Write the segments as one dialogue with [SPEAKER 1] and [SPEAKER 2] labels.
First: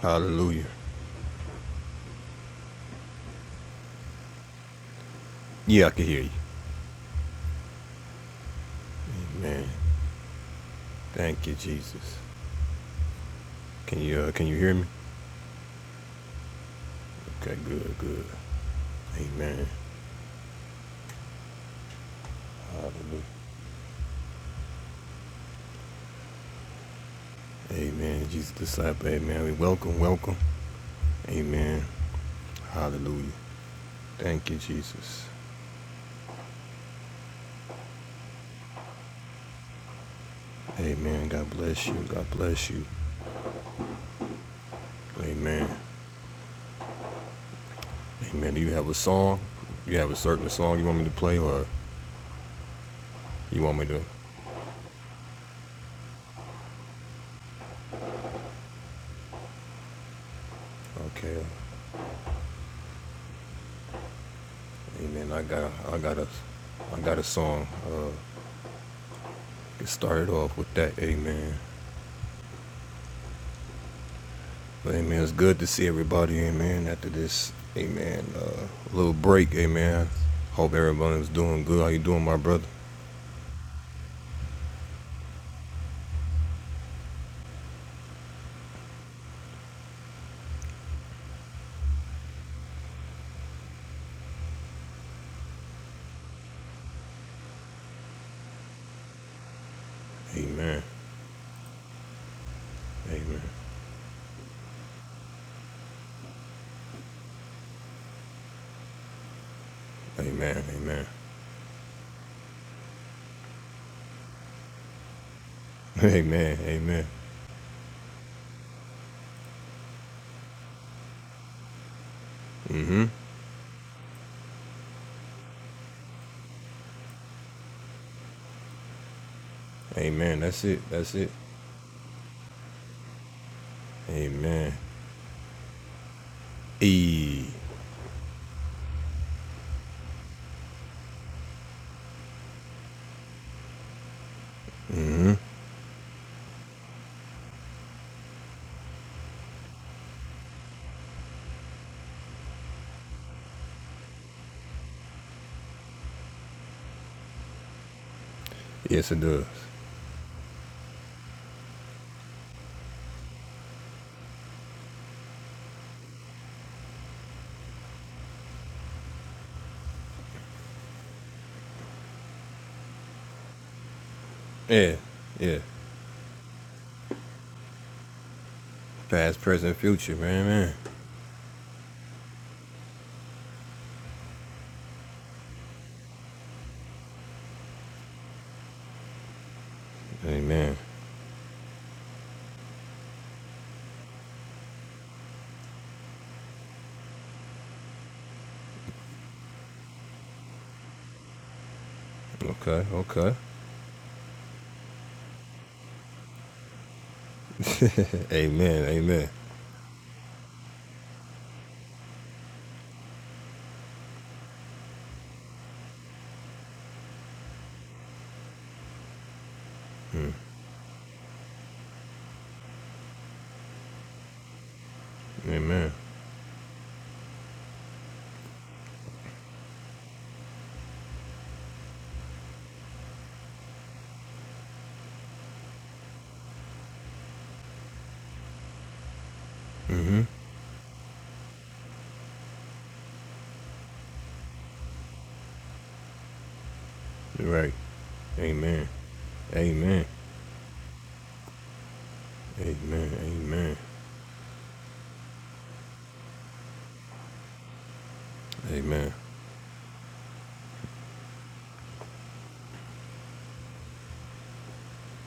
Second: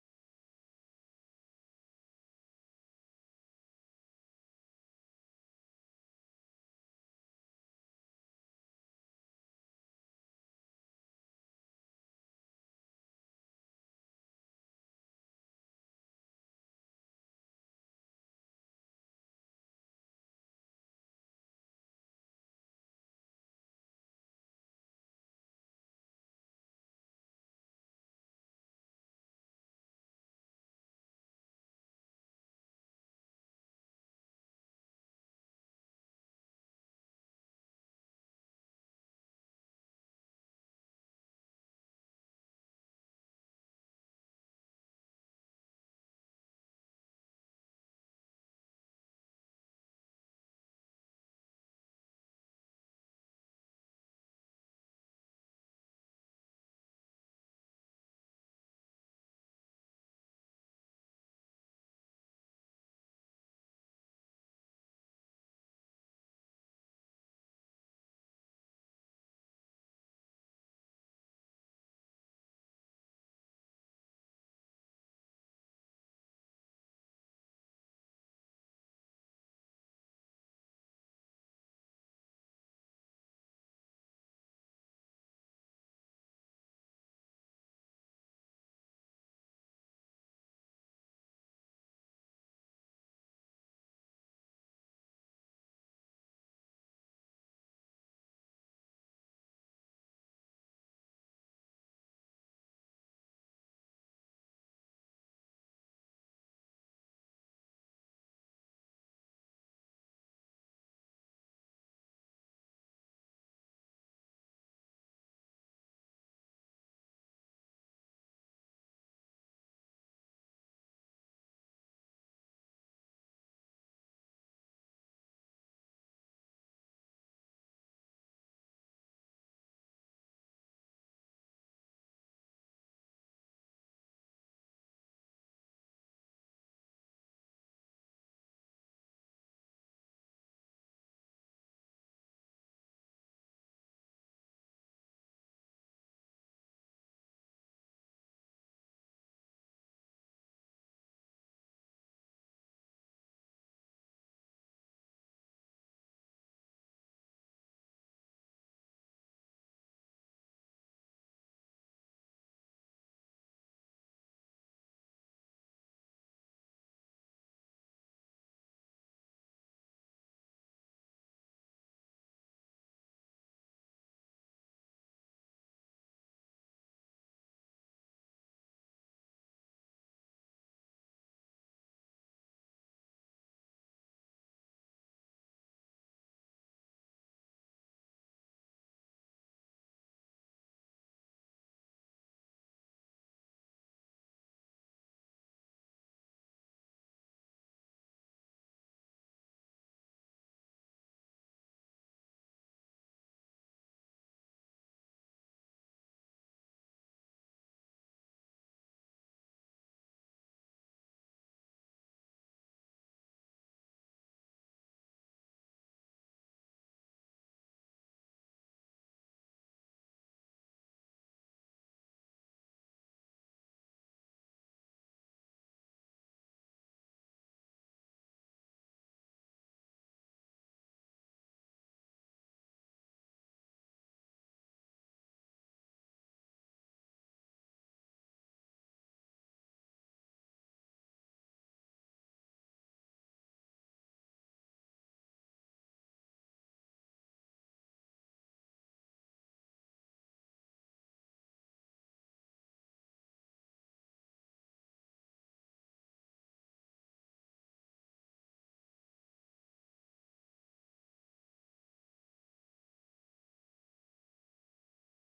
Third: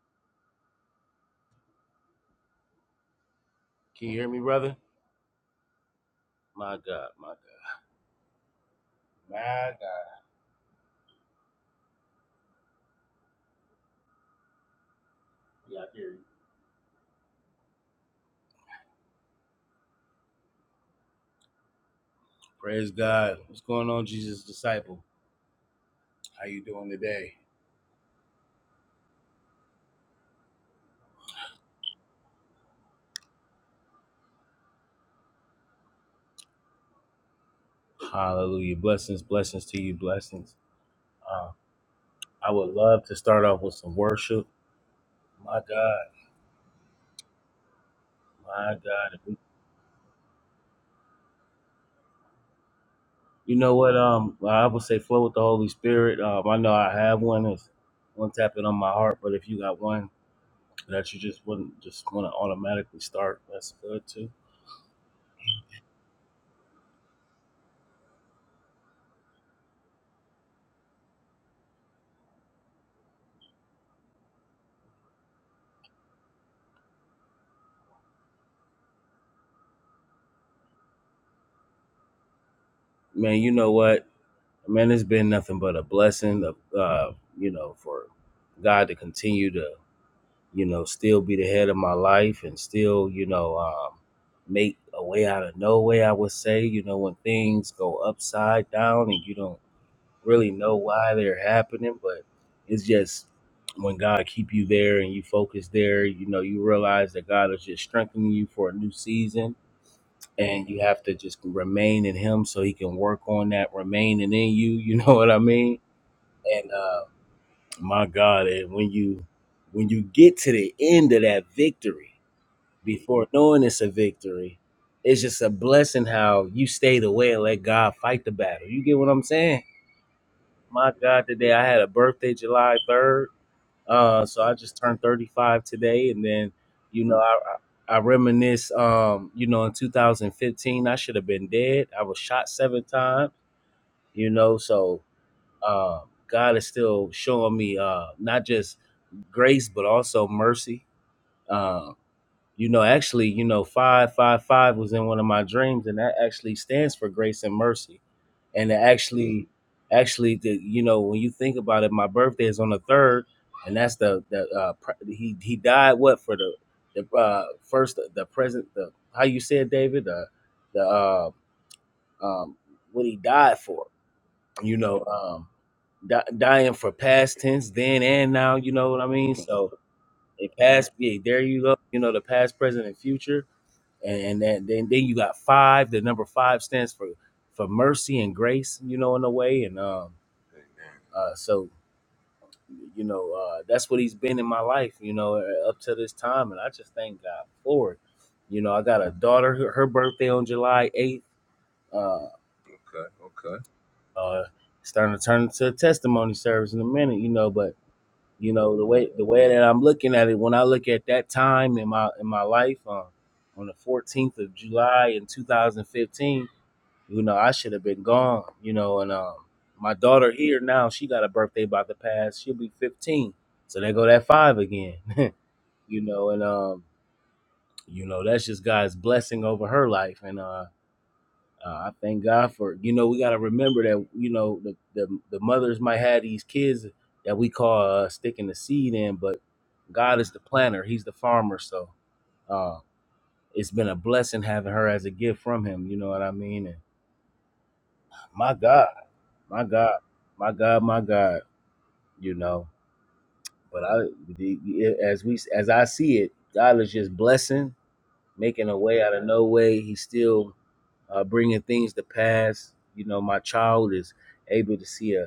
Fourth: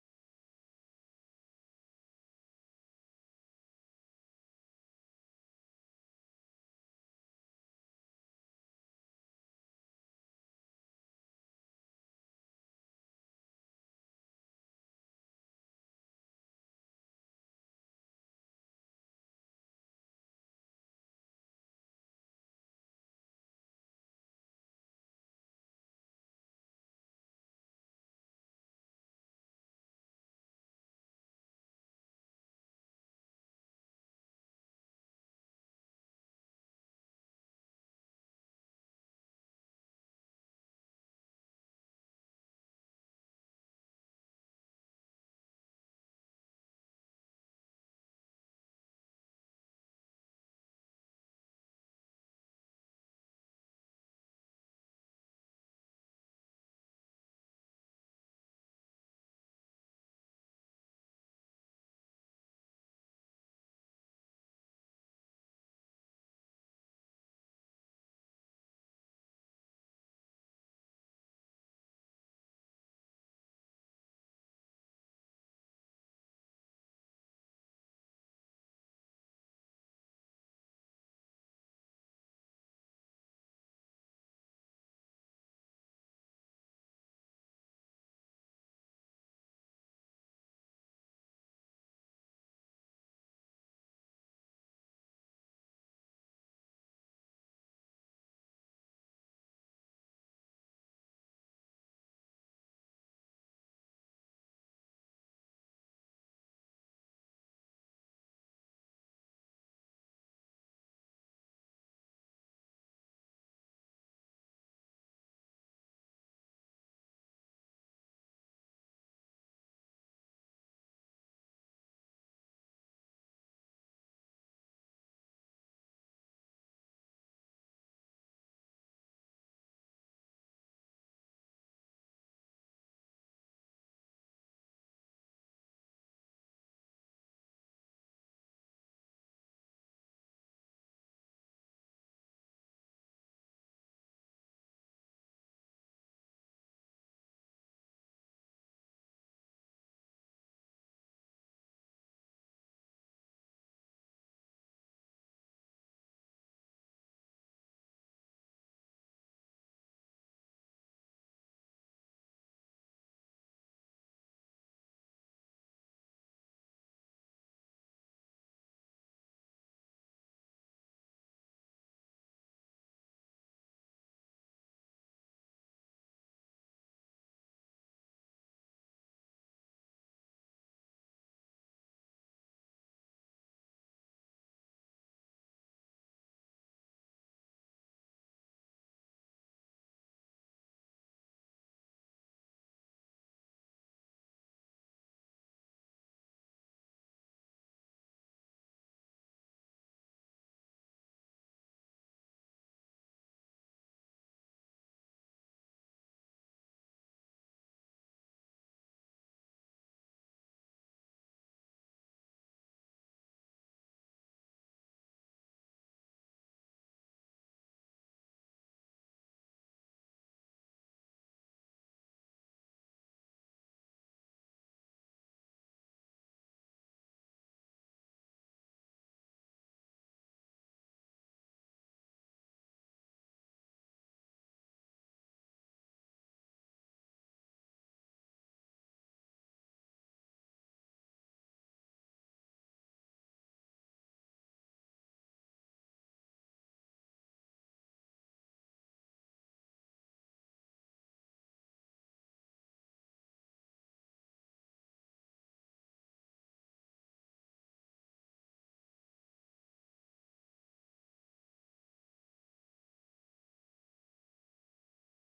[SPEAKER 1] Hallelujah.
[SPEAKER 2] Can you hear me, brother?
[SPEAKER 1] Yeah, I can hear you.
[SPEAKER 2] My God, my God. My
[SPEAKER 1] Amen.
[SPEAKER 2] God,
[SPEAKER 1] Thank you, Jesus. Can you uh, can you hear me? Okay, good, good. Amen.
[SPEAKER 2] Praise
[SPEAKER 1] Hallelujah.
[SPEAKER 2] God. What's going on, Jesus disciple? how you doing today?
[SPEAKER 1] Amen. Jesus disciple. Amen. We welcome, welcome. Amen. Hallelujah. Thank you, Jesus.
[SPEAKER 2] Hallelujah. Blessings, blessings to you, blessings.
[SPEAKER 1] Amen. God
[SPEAKER 2] Uh,
[SPEAKER 1] bless you. God
[SPEAKER 2] I would
[SPEAKER 1] bless you.
[SPEAKER 2] love to start off with some worship. My
[SPEAKER 1] Amen.
[SPEAKER 2] God,
[SPEAKER 1] Amen. Do you
[SPEAKER 2] my
[SPEAKER 1] have a
[SPEAKER 2] God. If we-
[SPEAKER 1] song? You have a certain song you want me to play, or
[SPEAKER 2] You
[SPEAKER 1] you
[SPEAKER 2] know
[SPEAKER 1] want me
[SPEAKER 2] what?
[SPEAKER 1] to?
[SPEAKER 2] Um, I would say flow with the Holy Spirit. Um, I know I have one. It's one tapping on my heart, but if you got one that you
[SPEAKER 1] Okay.
[SPEAKER 2] just wouldn't just want to automatically start, that's good too.
[SPEAKER 1] Amen. I got. I got a. I got a song. Uh, it started off with that. Amen. But, amen. It's good to see everybody, amen, after this, amen, uh, little break, amen. Hope everybody's doing good. How you doing, my brother?
[SPEAKER 2] Man, you know what? man, it's been nothing but a blessing of uh, you know, for God to continue to, you know, still be the head of my life and still, you know, um, make a way out of no way, I would say, you know, when things go upside down and you don't really know
[SPEAKER 1] Amen.
[SPEAKER 2] why they're happening, but it's just
[SPEAKER 1] Amen.
[SPEAKER 2] when God keep you there and you focus there, you know, you realize that God is just strengthening you for a new season
[SPEAKER 1] Amen.
[SPEAKER 2] and you have
[SPEAKER 1] Amen.
[SPEAKER 2] to just remain in him so he can work on that remaining in you, you know what I mean?
[SPEAKER 1] Amen.
[SPEAKER 2] And uh,
[SPEAKER 1] Amen.
[SPEAKER 2] my God, and when you when you get to the end of that victory,
[SPEAKER 1] Mm-hmm.
[SPEAKER 2] before knowing it's a victory, it's just a blessing how you stayed away and let God fight the battle. You get what I'm saying?
[SPEAKER 1] Amen. That's it.
[SPEAKER 2] My
[SPEAKER 1] That's
[SPEAKER 2] God,
[SPEAKER 1] it.
[SPEAKER 2] today I had a birthday, July 3rd. Uh, so I
[SPEAKER 1] Amen.
[SPEAKER 2] just turned 35 today, and then you know
[SPEAKER 1] E.
[SPEAKER 2] I. I I reminisce, um, you know, in 2015, I should have been dead. I was shot seven times, you know, so
[SPEAKER 1] hmm
[SPEAKER 2] um, God is still showing me uh, not just grace, but also mercy. Uh, you know, actually, you know, five five five was in one of my dreams, and that actually stands for grace and mercy. And it
[SPEAKER 1] Yes, it does.
[SPEAKER 2] actually, actually, the, you know, when you think about it, my birthday is on the third, and that's the the uh, pr- he he died what for the the uh, first the present the how you said David the the uh, um, what he died for. You
[SPEAKER 1] Yeah.
[SPEAKER 2] know, um,
[SPEAKER 1] Yeah.
[SPEAKER 2] di- dying for past tense then and now. You know what I mean?
[SPEAKER 1] Past,
[SPEAKER 2] So
[SPEAKER 1] present, future, man,
[SPEAKER 2] they
[SPEAKER 1] man.
[SPEAKER 2] past, yeah, there you go. You know, the past, present, and future. And, and then, then then you got five. The number five stands for for mercy and grace, you know, in a way. And um
[SPEAKER 1] Amen.
[SPEAKER 2] uh so you know, uh that's what he's been in my life, you know, uh, up to this time. And I just thank God for it. You know, I got a daughter, her, her birthday on July eighth. Uh
[SPEAKER 1] Okay. Okay.
[SPEAKER 2] uh starting to turn into a testimony service in a minute, you know, but You know the
[SPEAKER 1] Amen.
[SPEAKER 2] way the
[SPEAKER 1] Amen.
[SPEAKER 2] way that I'm looking at it. When I look at that time in my in my life, um, on the 14th of July in 2015, you know I should have been gone. You know, and um, my daughter
[SPEAKER 1] Mm,
[SPEAKER 2] here now, she got a birthday about to pass. She'll be 15, so they go that five again.
[SPEAKER 1] amen.
[SPEAKER 2] you know, and um, you know that's just God's blessing over her life, and uh, uh, I thank God for you know we got to remember that you know the, the the mothers might have these kids that we call uh, sticking the seed in, but God is the
[SPEAKER 1] Mm-hmm.
[SPEAKER 2] planner. He's the farmer. So uh, it's been a blessing having her as a gift from him. You know what I mean? And
[SPEAKER 1] Right.
[SPEAKER 2] my
[SPEAKER 1] Amen.
[SPEAKER 2] God, my God,
[SPEAKER 1] Amen.
[SPEAKER 2] my God, my God. You know,
[SPEAKER 1] Amen. Amen.
[SPEAKER 2] but I, the, the- as we, as I see it, God is just blessing, making a way
[SPEAKER 1] Amen.
[SPEAKER 2] out of no way. He's still uh, bringing things to pass. You know, my child is able to see a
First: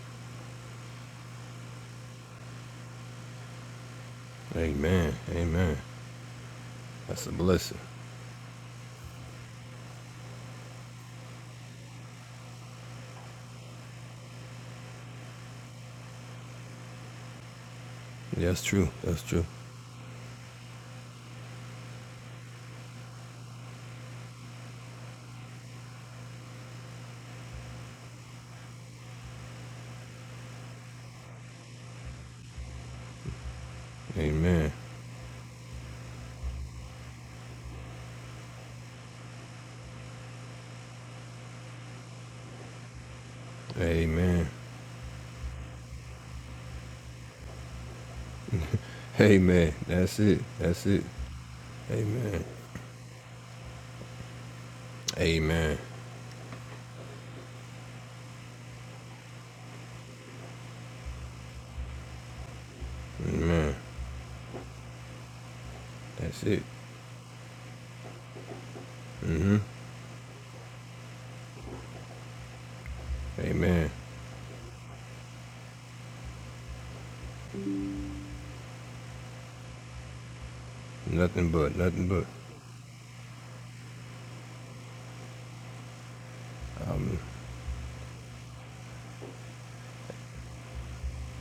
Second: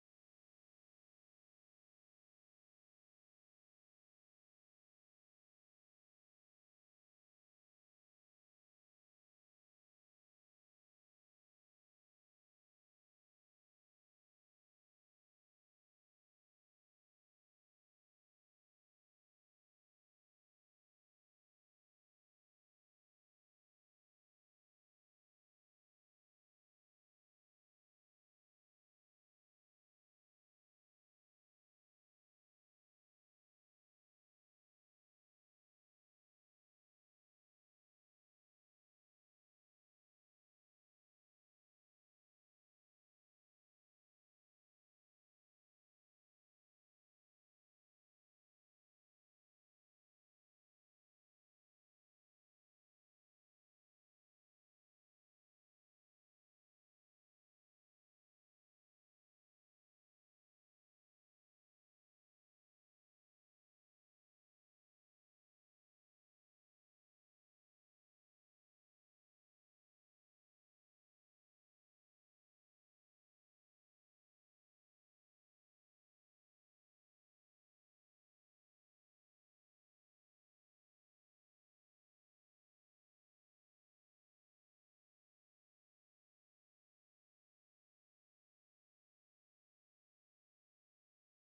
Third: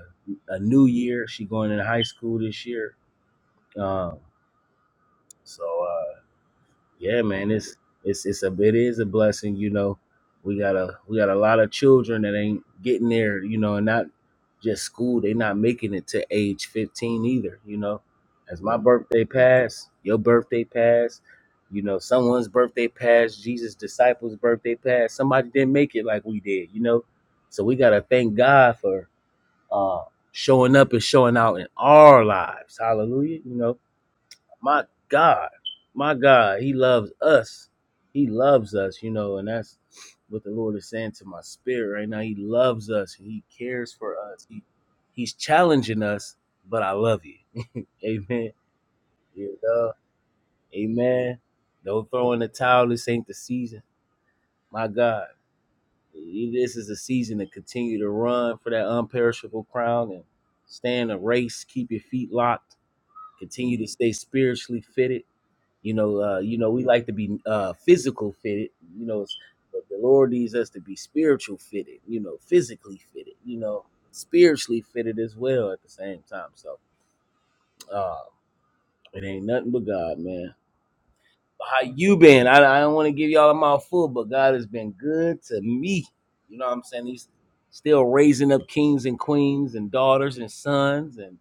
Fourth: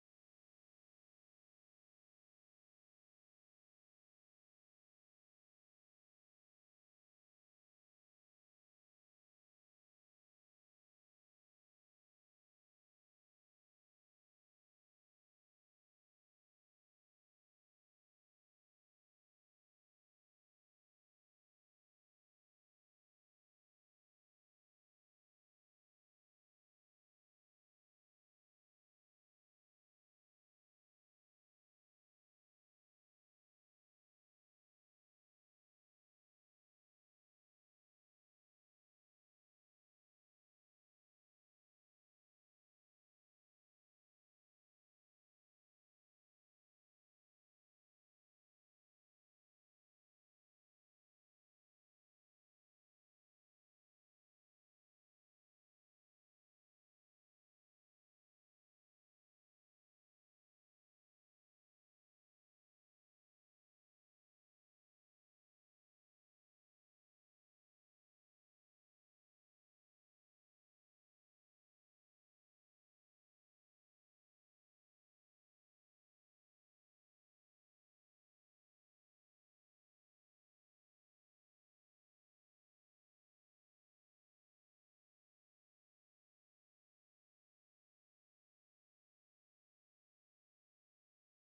[SPEAKER 2] a new year. She going into high school this year. Um,
[SPEAKER 1] Amen. Amen.
[SPEAKER 2] so. uh, Yeah,
[SPEAKER 1] That's a
[SPEAKER 2] man, it's
[SPEAKER 1] blessing.
[SPEAKER 2] it's it's a it is a blessing, you know. We got a we got a lot of children that ain't getting there, you know, and not just school, they not making it to age 15 either, you know.
[SPEAKER 1] Yeah,
[SPEAKER 2] As
[SPEAKER 1] That's
[SPEAKER 2] my
[SPEAKER 1] true. That's
[SPEAKER 2] birthday
[SPEAKER 1] true.
[SPEAKER 2] passed, your birthday passed, you know, someone's birthday passed, Jesus' disciples' birthday passed, somebody didn't make it like we did, you know. So we gotta thank God for uh showing up and showing out in our lives. Hallelujah, you know
[SPEAKER 1] Amen.
[SPEAKER 2] my God, my God, He loves us. He loves us, you know, and that's what the Lord is saying to my spirit right now. He loves us. He cares for us.
[SPEAKER 1] Amen.
[SPEAKER 2] He, he's challenging us, but I love you. Amen. You
[SPEAKER 1] Amen.
[SPEAKER 2] know?
[SPEAKER 1] That's it. That's it.
[SPEAKER 2] Amen. Don't throw in
[SPEAKER 1] Amen.
[SPEAKER 2] the towel. This ain't the season. My God,
[SPEAKER 1] Amen.
[SPEAKER 2] this is the season to continue to run for that unperishable crown and stay in the race. Keep your feet locked. Continue to stay spiritually fitted You know, uh,
[SPEAKER 1] That's
[SPEAKER 2] you
[SPEAKER 1] it.
[SPEAKER 2] know, we like to be uh, physical fitted. You know, it's-
[SPEAKER 1] Mm-hmm.
[SPEAKER 2] but the Lord needs us to be spiritual fitted. You know, physically fitted. You know,
[SPEAKER 1] Amen.
[SPEAKER 2] spiritually fitted as well at the same time. So uh, it ain't nothing but God, man.
[SPEAKER 1] Nothing but.
[SPEAKER 2] How
[SPEAKER 1] Nothing
[SPEAKER 2] you
[SPEAKER 1] but.
[SPEAKER 2] been? I, I don't want to give y'all a mouthful, but God has been good to me. You know what I'm saying? He's still raising up kings and queens and daughters and sons and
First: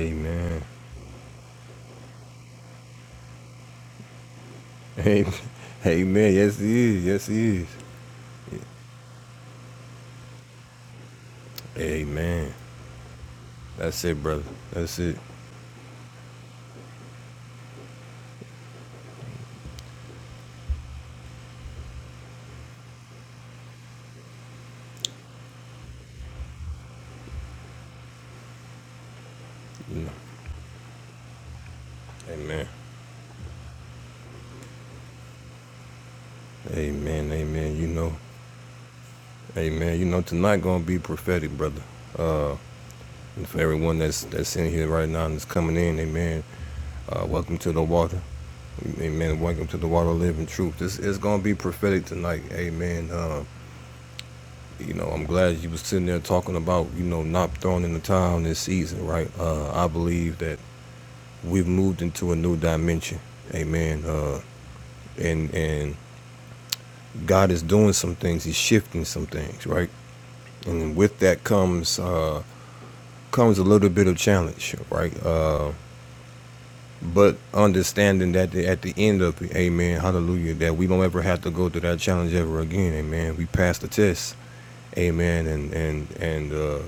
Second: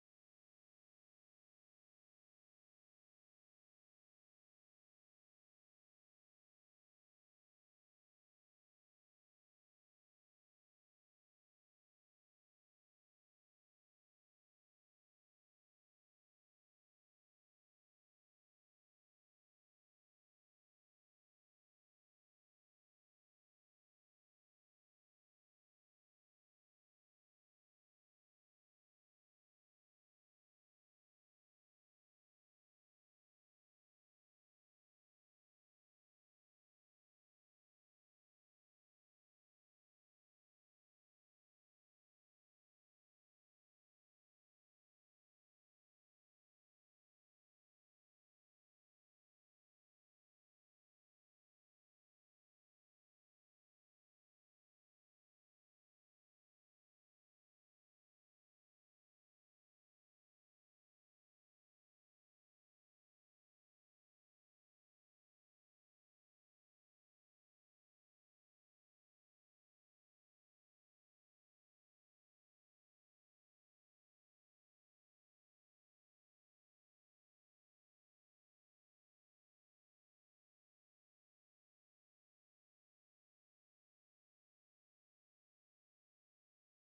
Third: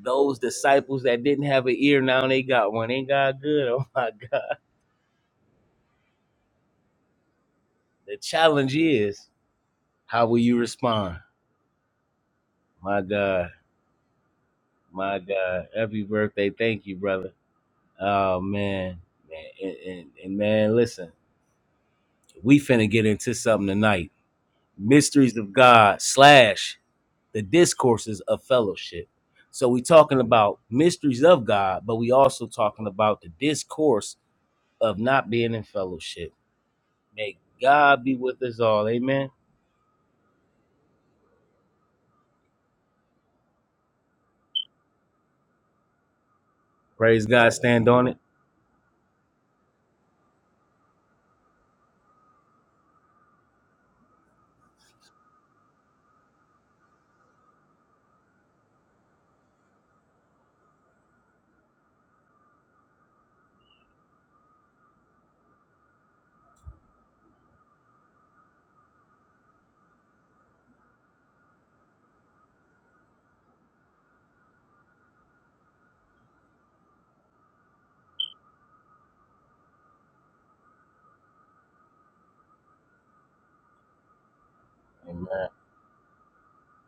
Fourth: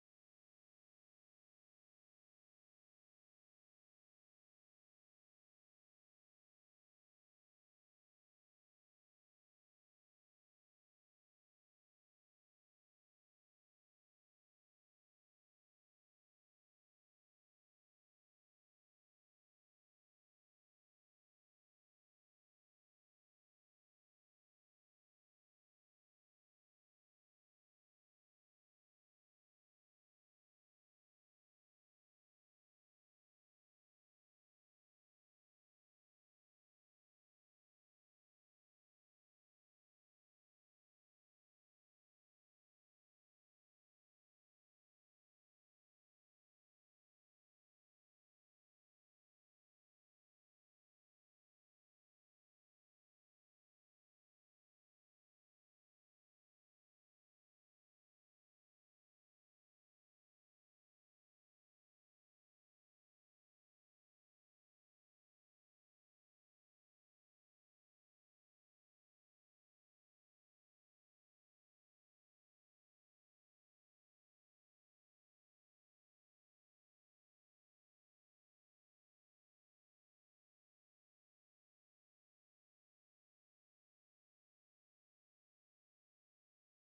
[SPEAKER 2] those disciples that didn't have an ear now they got one. Ain't God good? Oh my God.
[SPEAKER 1] Amen. Amen. Yes, he is. Yes, he is.
[SPEAKER 2] The challenge is How will you respond?
[SPEAKER 1] Amen.
[SPEAKER 2] My God,
[SPEAKER 1] That's it, brother. That's it.
[SPEAKER 2] my God, happy birthday! Thank you, brother. Oh man, man, and, and, and man, listen, we finna get into something tonight. Mysteries of God slash the discourses of fellowship. So we
[SPEAKER 1] You know.
[SPEAKER 2] talking about mysteries of God, but we also
[SPEAKER 1] Amen.
[SPEAKER 2] talking about the discourse of not being in fellowship.
[SPEAKER 1] Amen.
[SPEAKER 2] May
[SPEAKER 1] Amen. You
[SPEAKER 2] God be
[SPEAKER 1] know.
[SPEAKER 2] with us all. Amen.
[SPEAKER 1] Amen. You know tonight gonna be prophetic, brother. Uh, And for everyone that's that's in here right now and that's coming in, amen.
[SPEAKER 2] Praise
[SPEAKER 1] Uh,
[SPEAKER 2] God.
[SPEAKER 1] welcome to the
[SPEAKER 2] Stand on it.
[SPEAKER 1] water, amen. Welcome to the water of living truth. This is gonna be prophetic tonight, amen. Um, you know, I'm glad you was sitting there talking about you know not throwing in the towel this season, right? Uh, I believe that we've moved into a new dimension, amen. Uh, and and God is doing some things. He's shifting some things, right? And with that comes uh, comes a little bit of challenge, right? Uh, But understanding that the, at the end of it, amen, hallelujah, that we don't ever have to go through that challenge ever again, amen. We passed the test,
[SPEAKER 2] Amen.
[SPEAKER 1] amen, and and and uh,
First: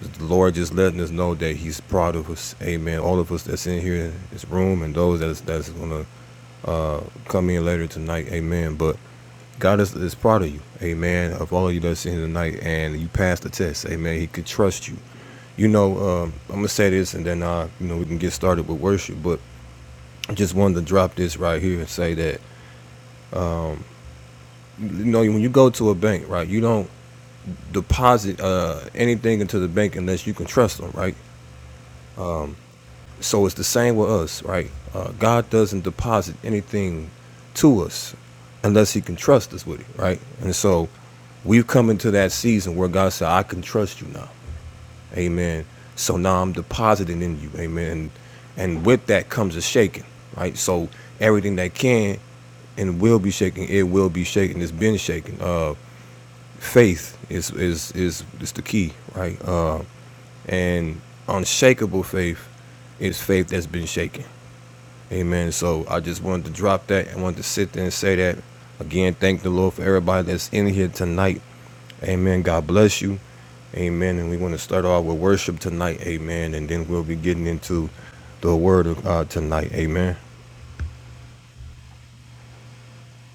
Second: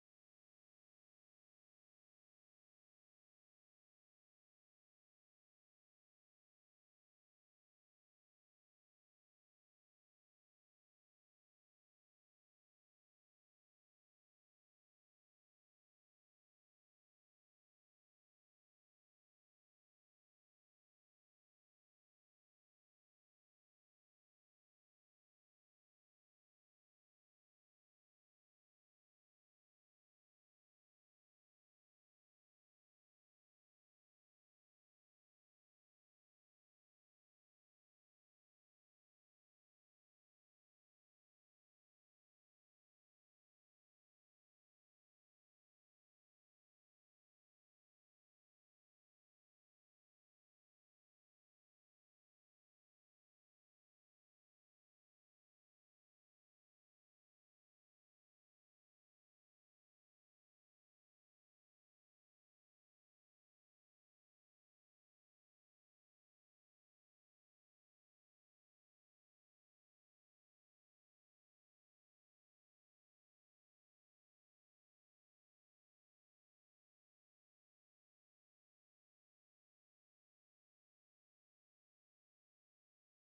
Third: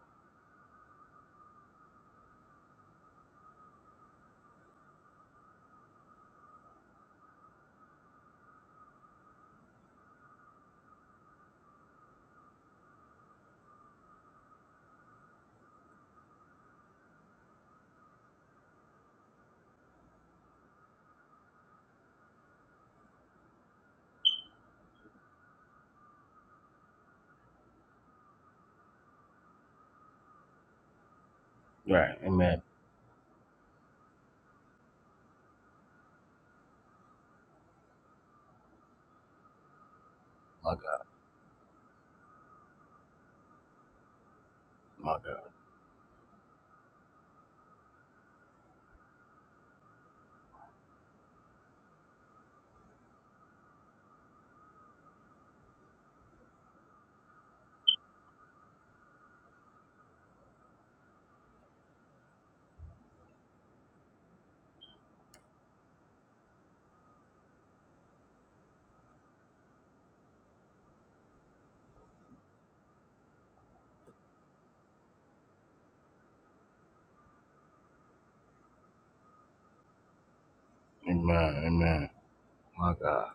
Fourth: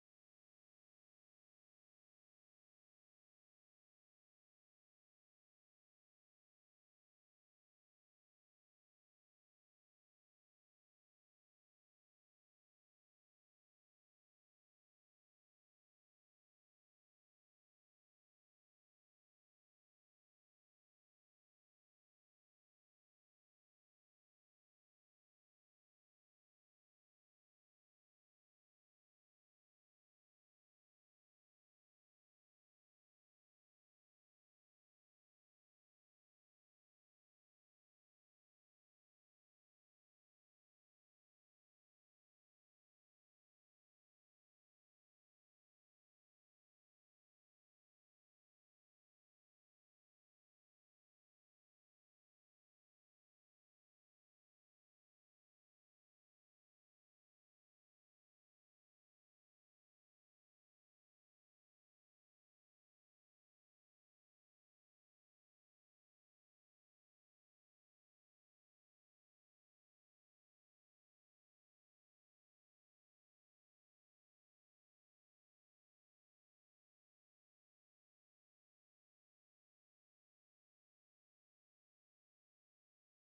[SPEAKER 1] the Lord just letting us know that He's proud of us, amen. All of us that's in here, in this room, and those that's that's gonna uh, come in later tonight, amen. But God is, is proud of you, amen, of all of you that's in here tonight, and you passed the test, amen. He could trust you. You know, um, I'm gonna say this, and then uh, you know we can get started with worship, but just wanted to drop this right here and say that you know when you go to a bank, right, you don't deposit uh, anything into the bank unless you can trust them, right?
[SPEAKER 2] Right. Amen.
[SPEAKER 1] So it's the same with us, right? Uh, God doesn't deposit anything to us unless He can trust us with it, right? And
[SPEAKER 2] My God.
[SPEAKER 1] so we've come into that season where God said, "I can trust you now,"
[SPEAKER 2] My God.
[SPEAKER 1] Amen. So now I'm depositing in you, Amen. And with that comes a shaking, right? So everything they can and will be shaking. It will be shaking. It's been shaking. Uh, faith is is is is the key, right? Uh, and unshakable faith is faith that's been shaken. Amen. So I just wanted to drop that. I wanted to sit there and say that again. Thank the Lord for everybody that's in here tonight. Amen. God bless you. Amen. And we want to start off with worship tonight. Amen. And then we'll be getting into the word uh, tonight. Amen.
[SPEAKER 2] Amen. Amen. My God.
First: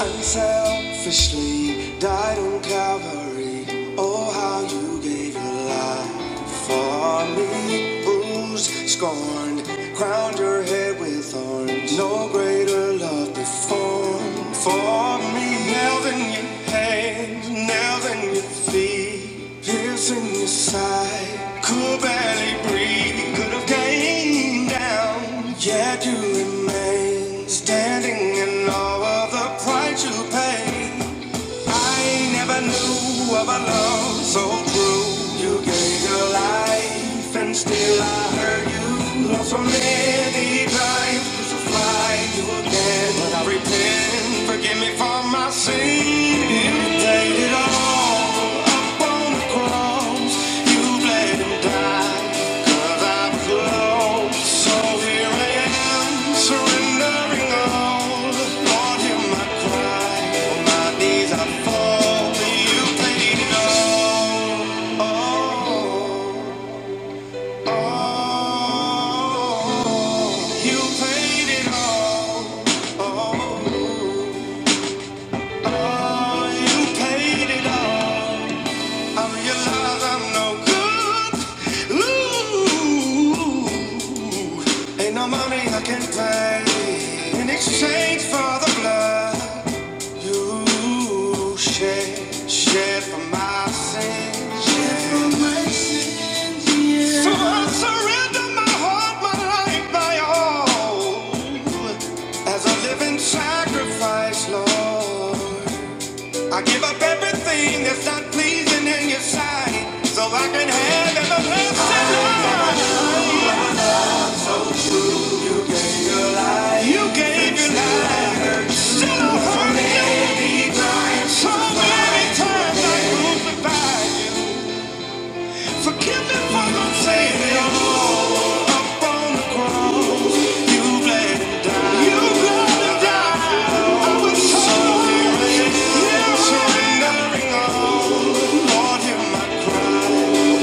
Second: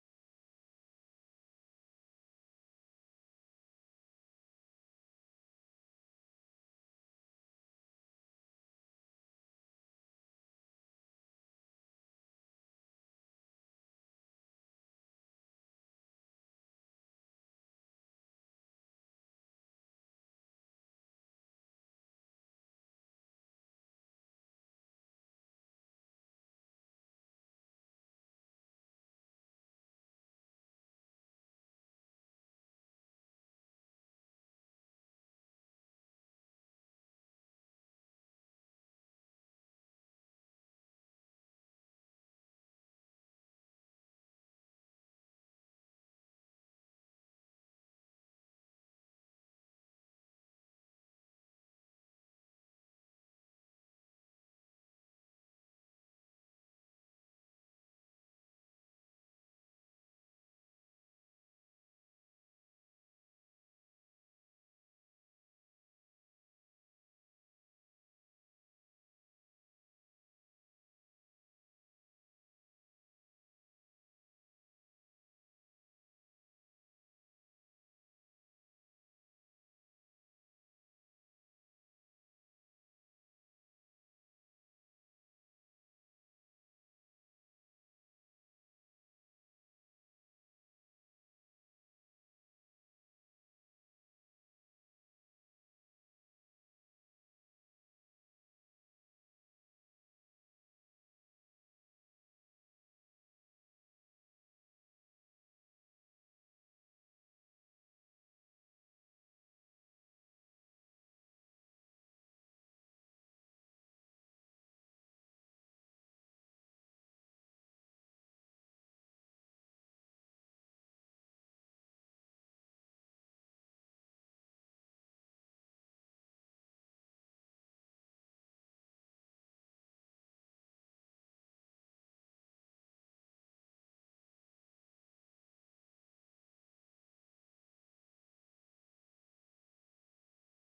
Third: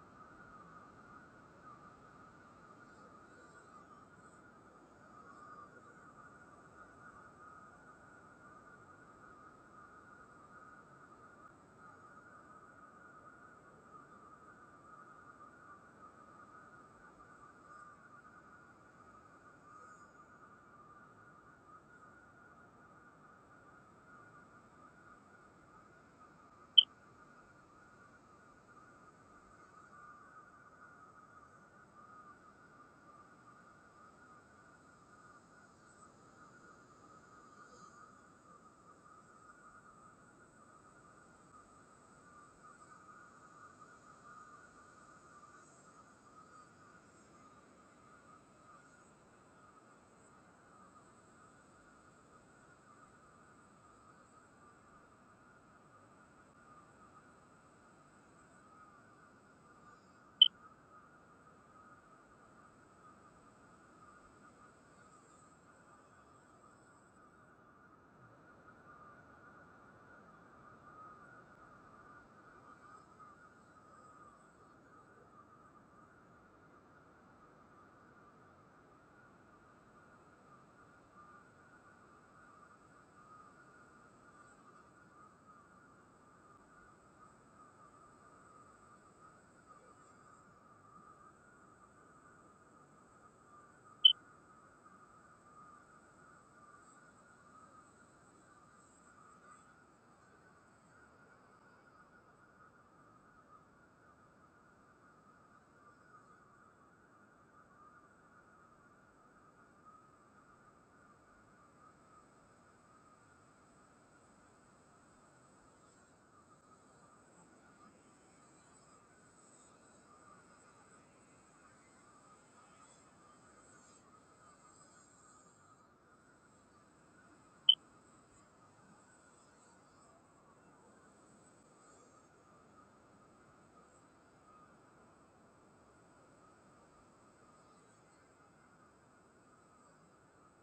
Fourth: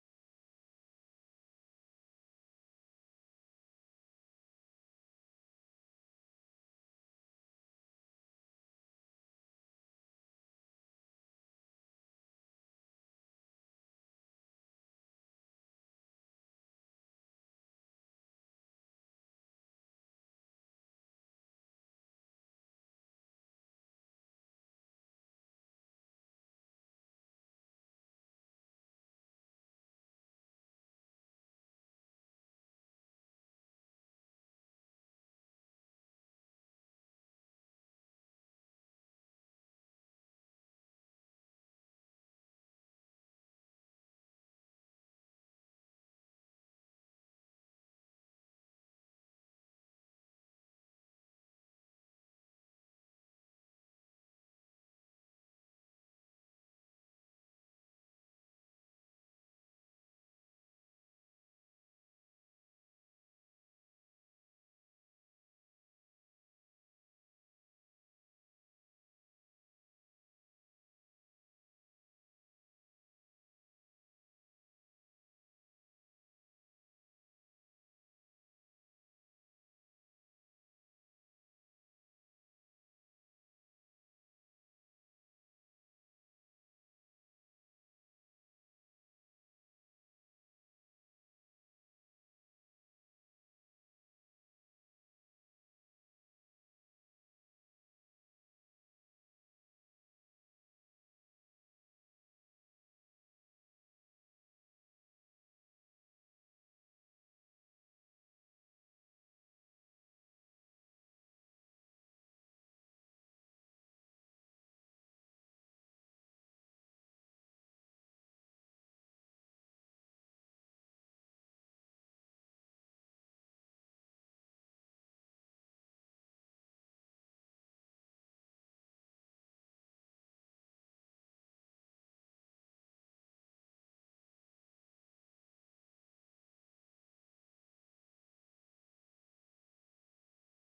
[SPEAKER 1] Unselfishly died on Calvary. Oh, how you gave your life for me. Bruised, scorned, crowned your head with thorns. No greater love before for me. Nails in your hands, nails in your feet, pierce in your side. Could barely breathe, could have came down, yet you remain standing in all of the price you paid. I never knew of a love so true. You gave your life, and still I heard you. Lost so many times, so fly you again. But I repent, forgive me for my sin. You paid it all. You paid it all. I'm I'm no good. Ooh, ain't no money I can pay in exchange for the blood you shed, Shed for my sins. So I surrender my heart, my life, my all, as a living sacrifice, Lord. I give up everything that's not pleasing in your sight so I can have everlasting life. You gave your life. Still I'm hurting you. So many times I crucified you. Forgive me for the Savior. Up on the cross, you bled and died. You bled and died. I was so lonely. You I'm surrendering all. Lord, hear my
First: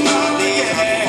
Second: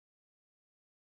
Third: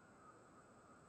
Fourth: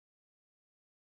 [SPEAKER 1] body. Yeah.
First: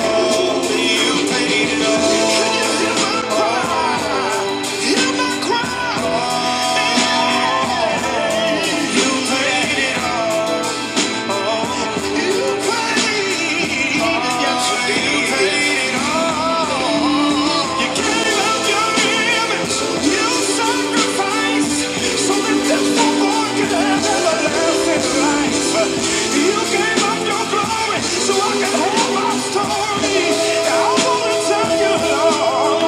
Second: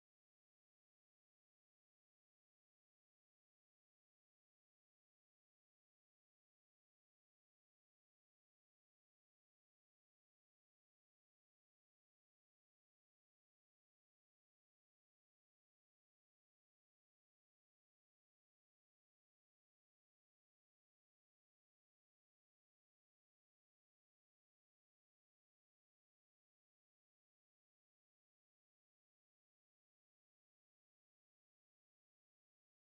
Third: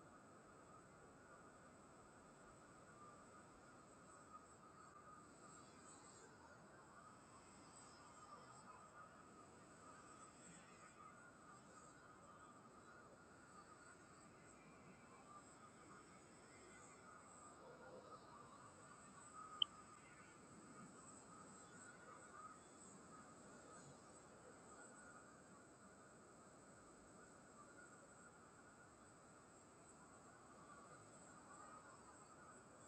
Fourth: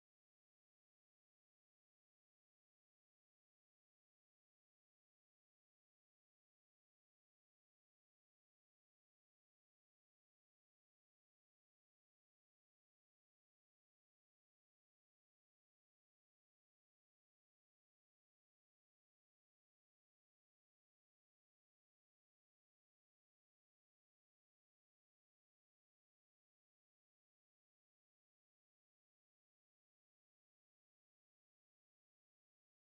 [SPEAKER 1] So I can have my story. I wanna tell you, Lord.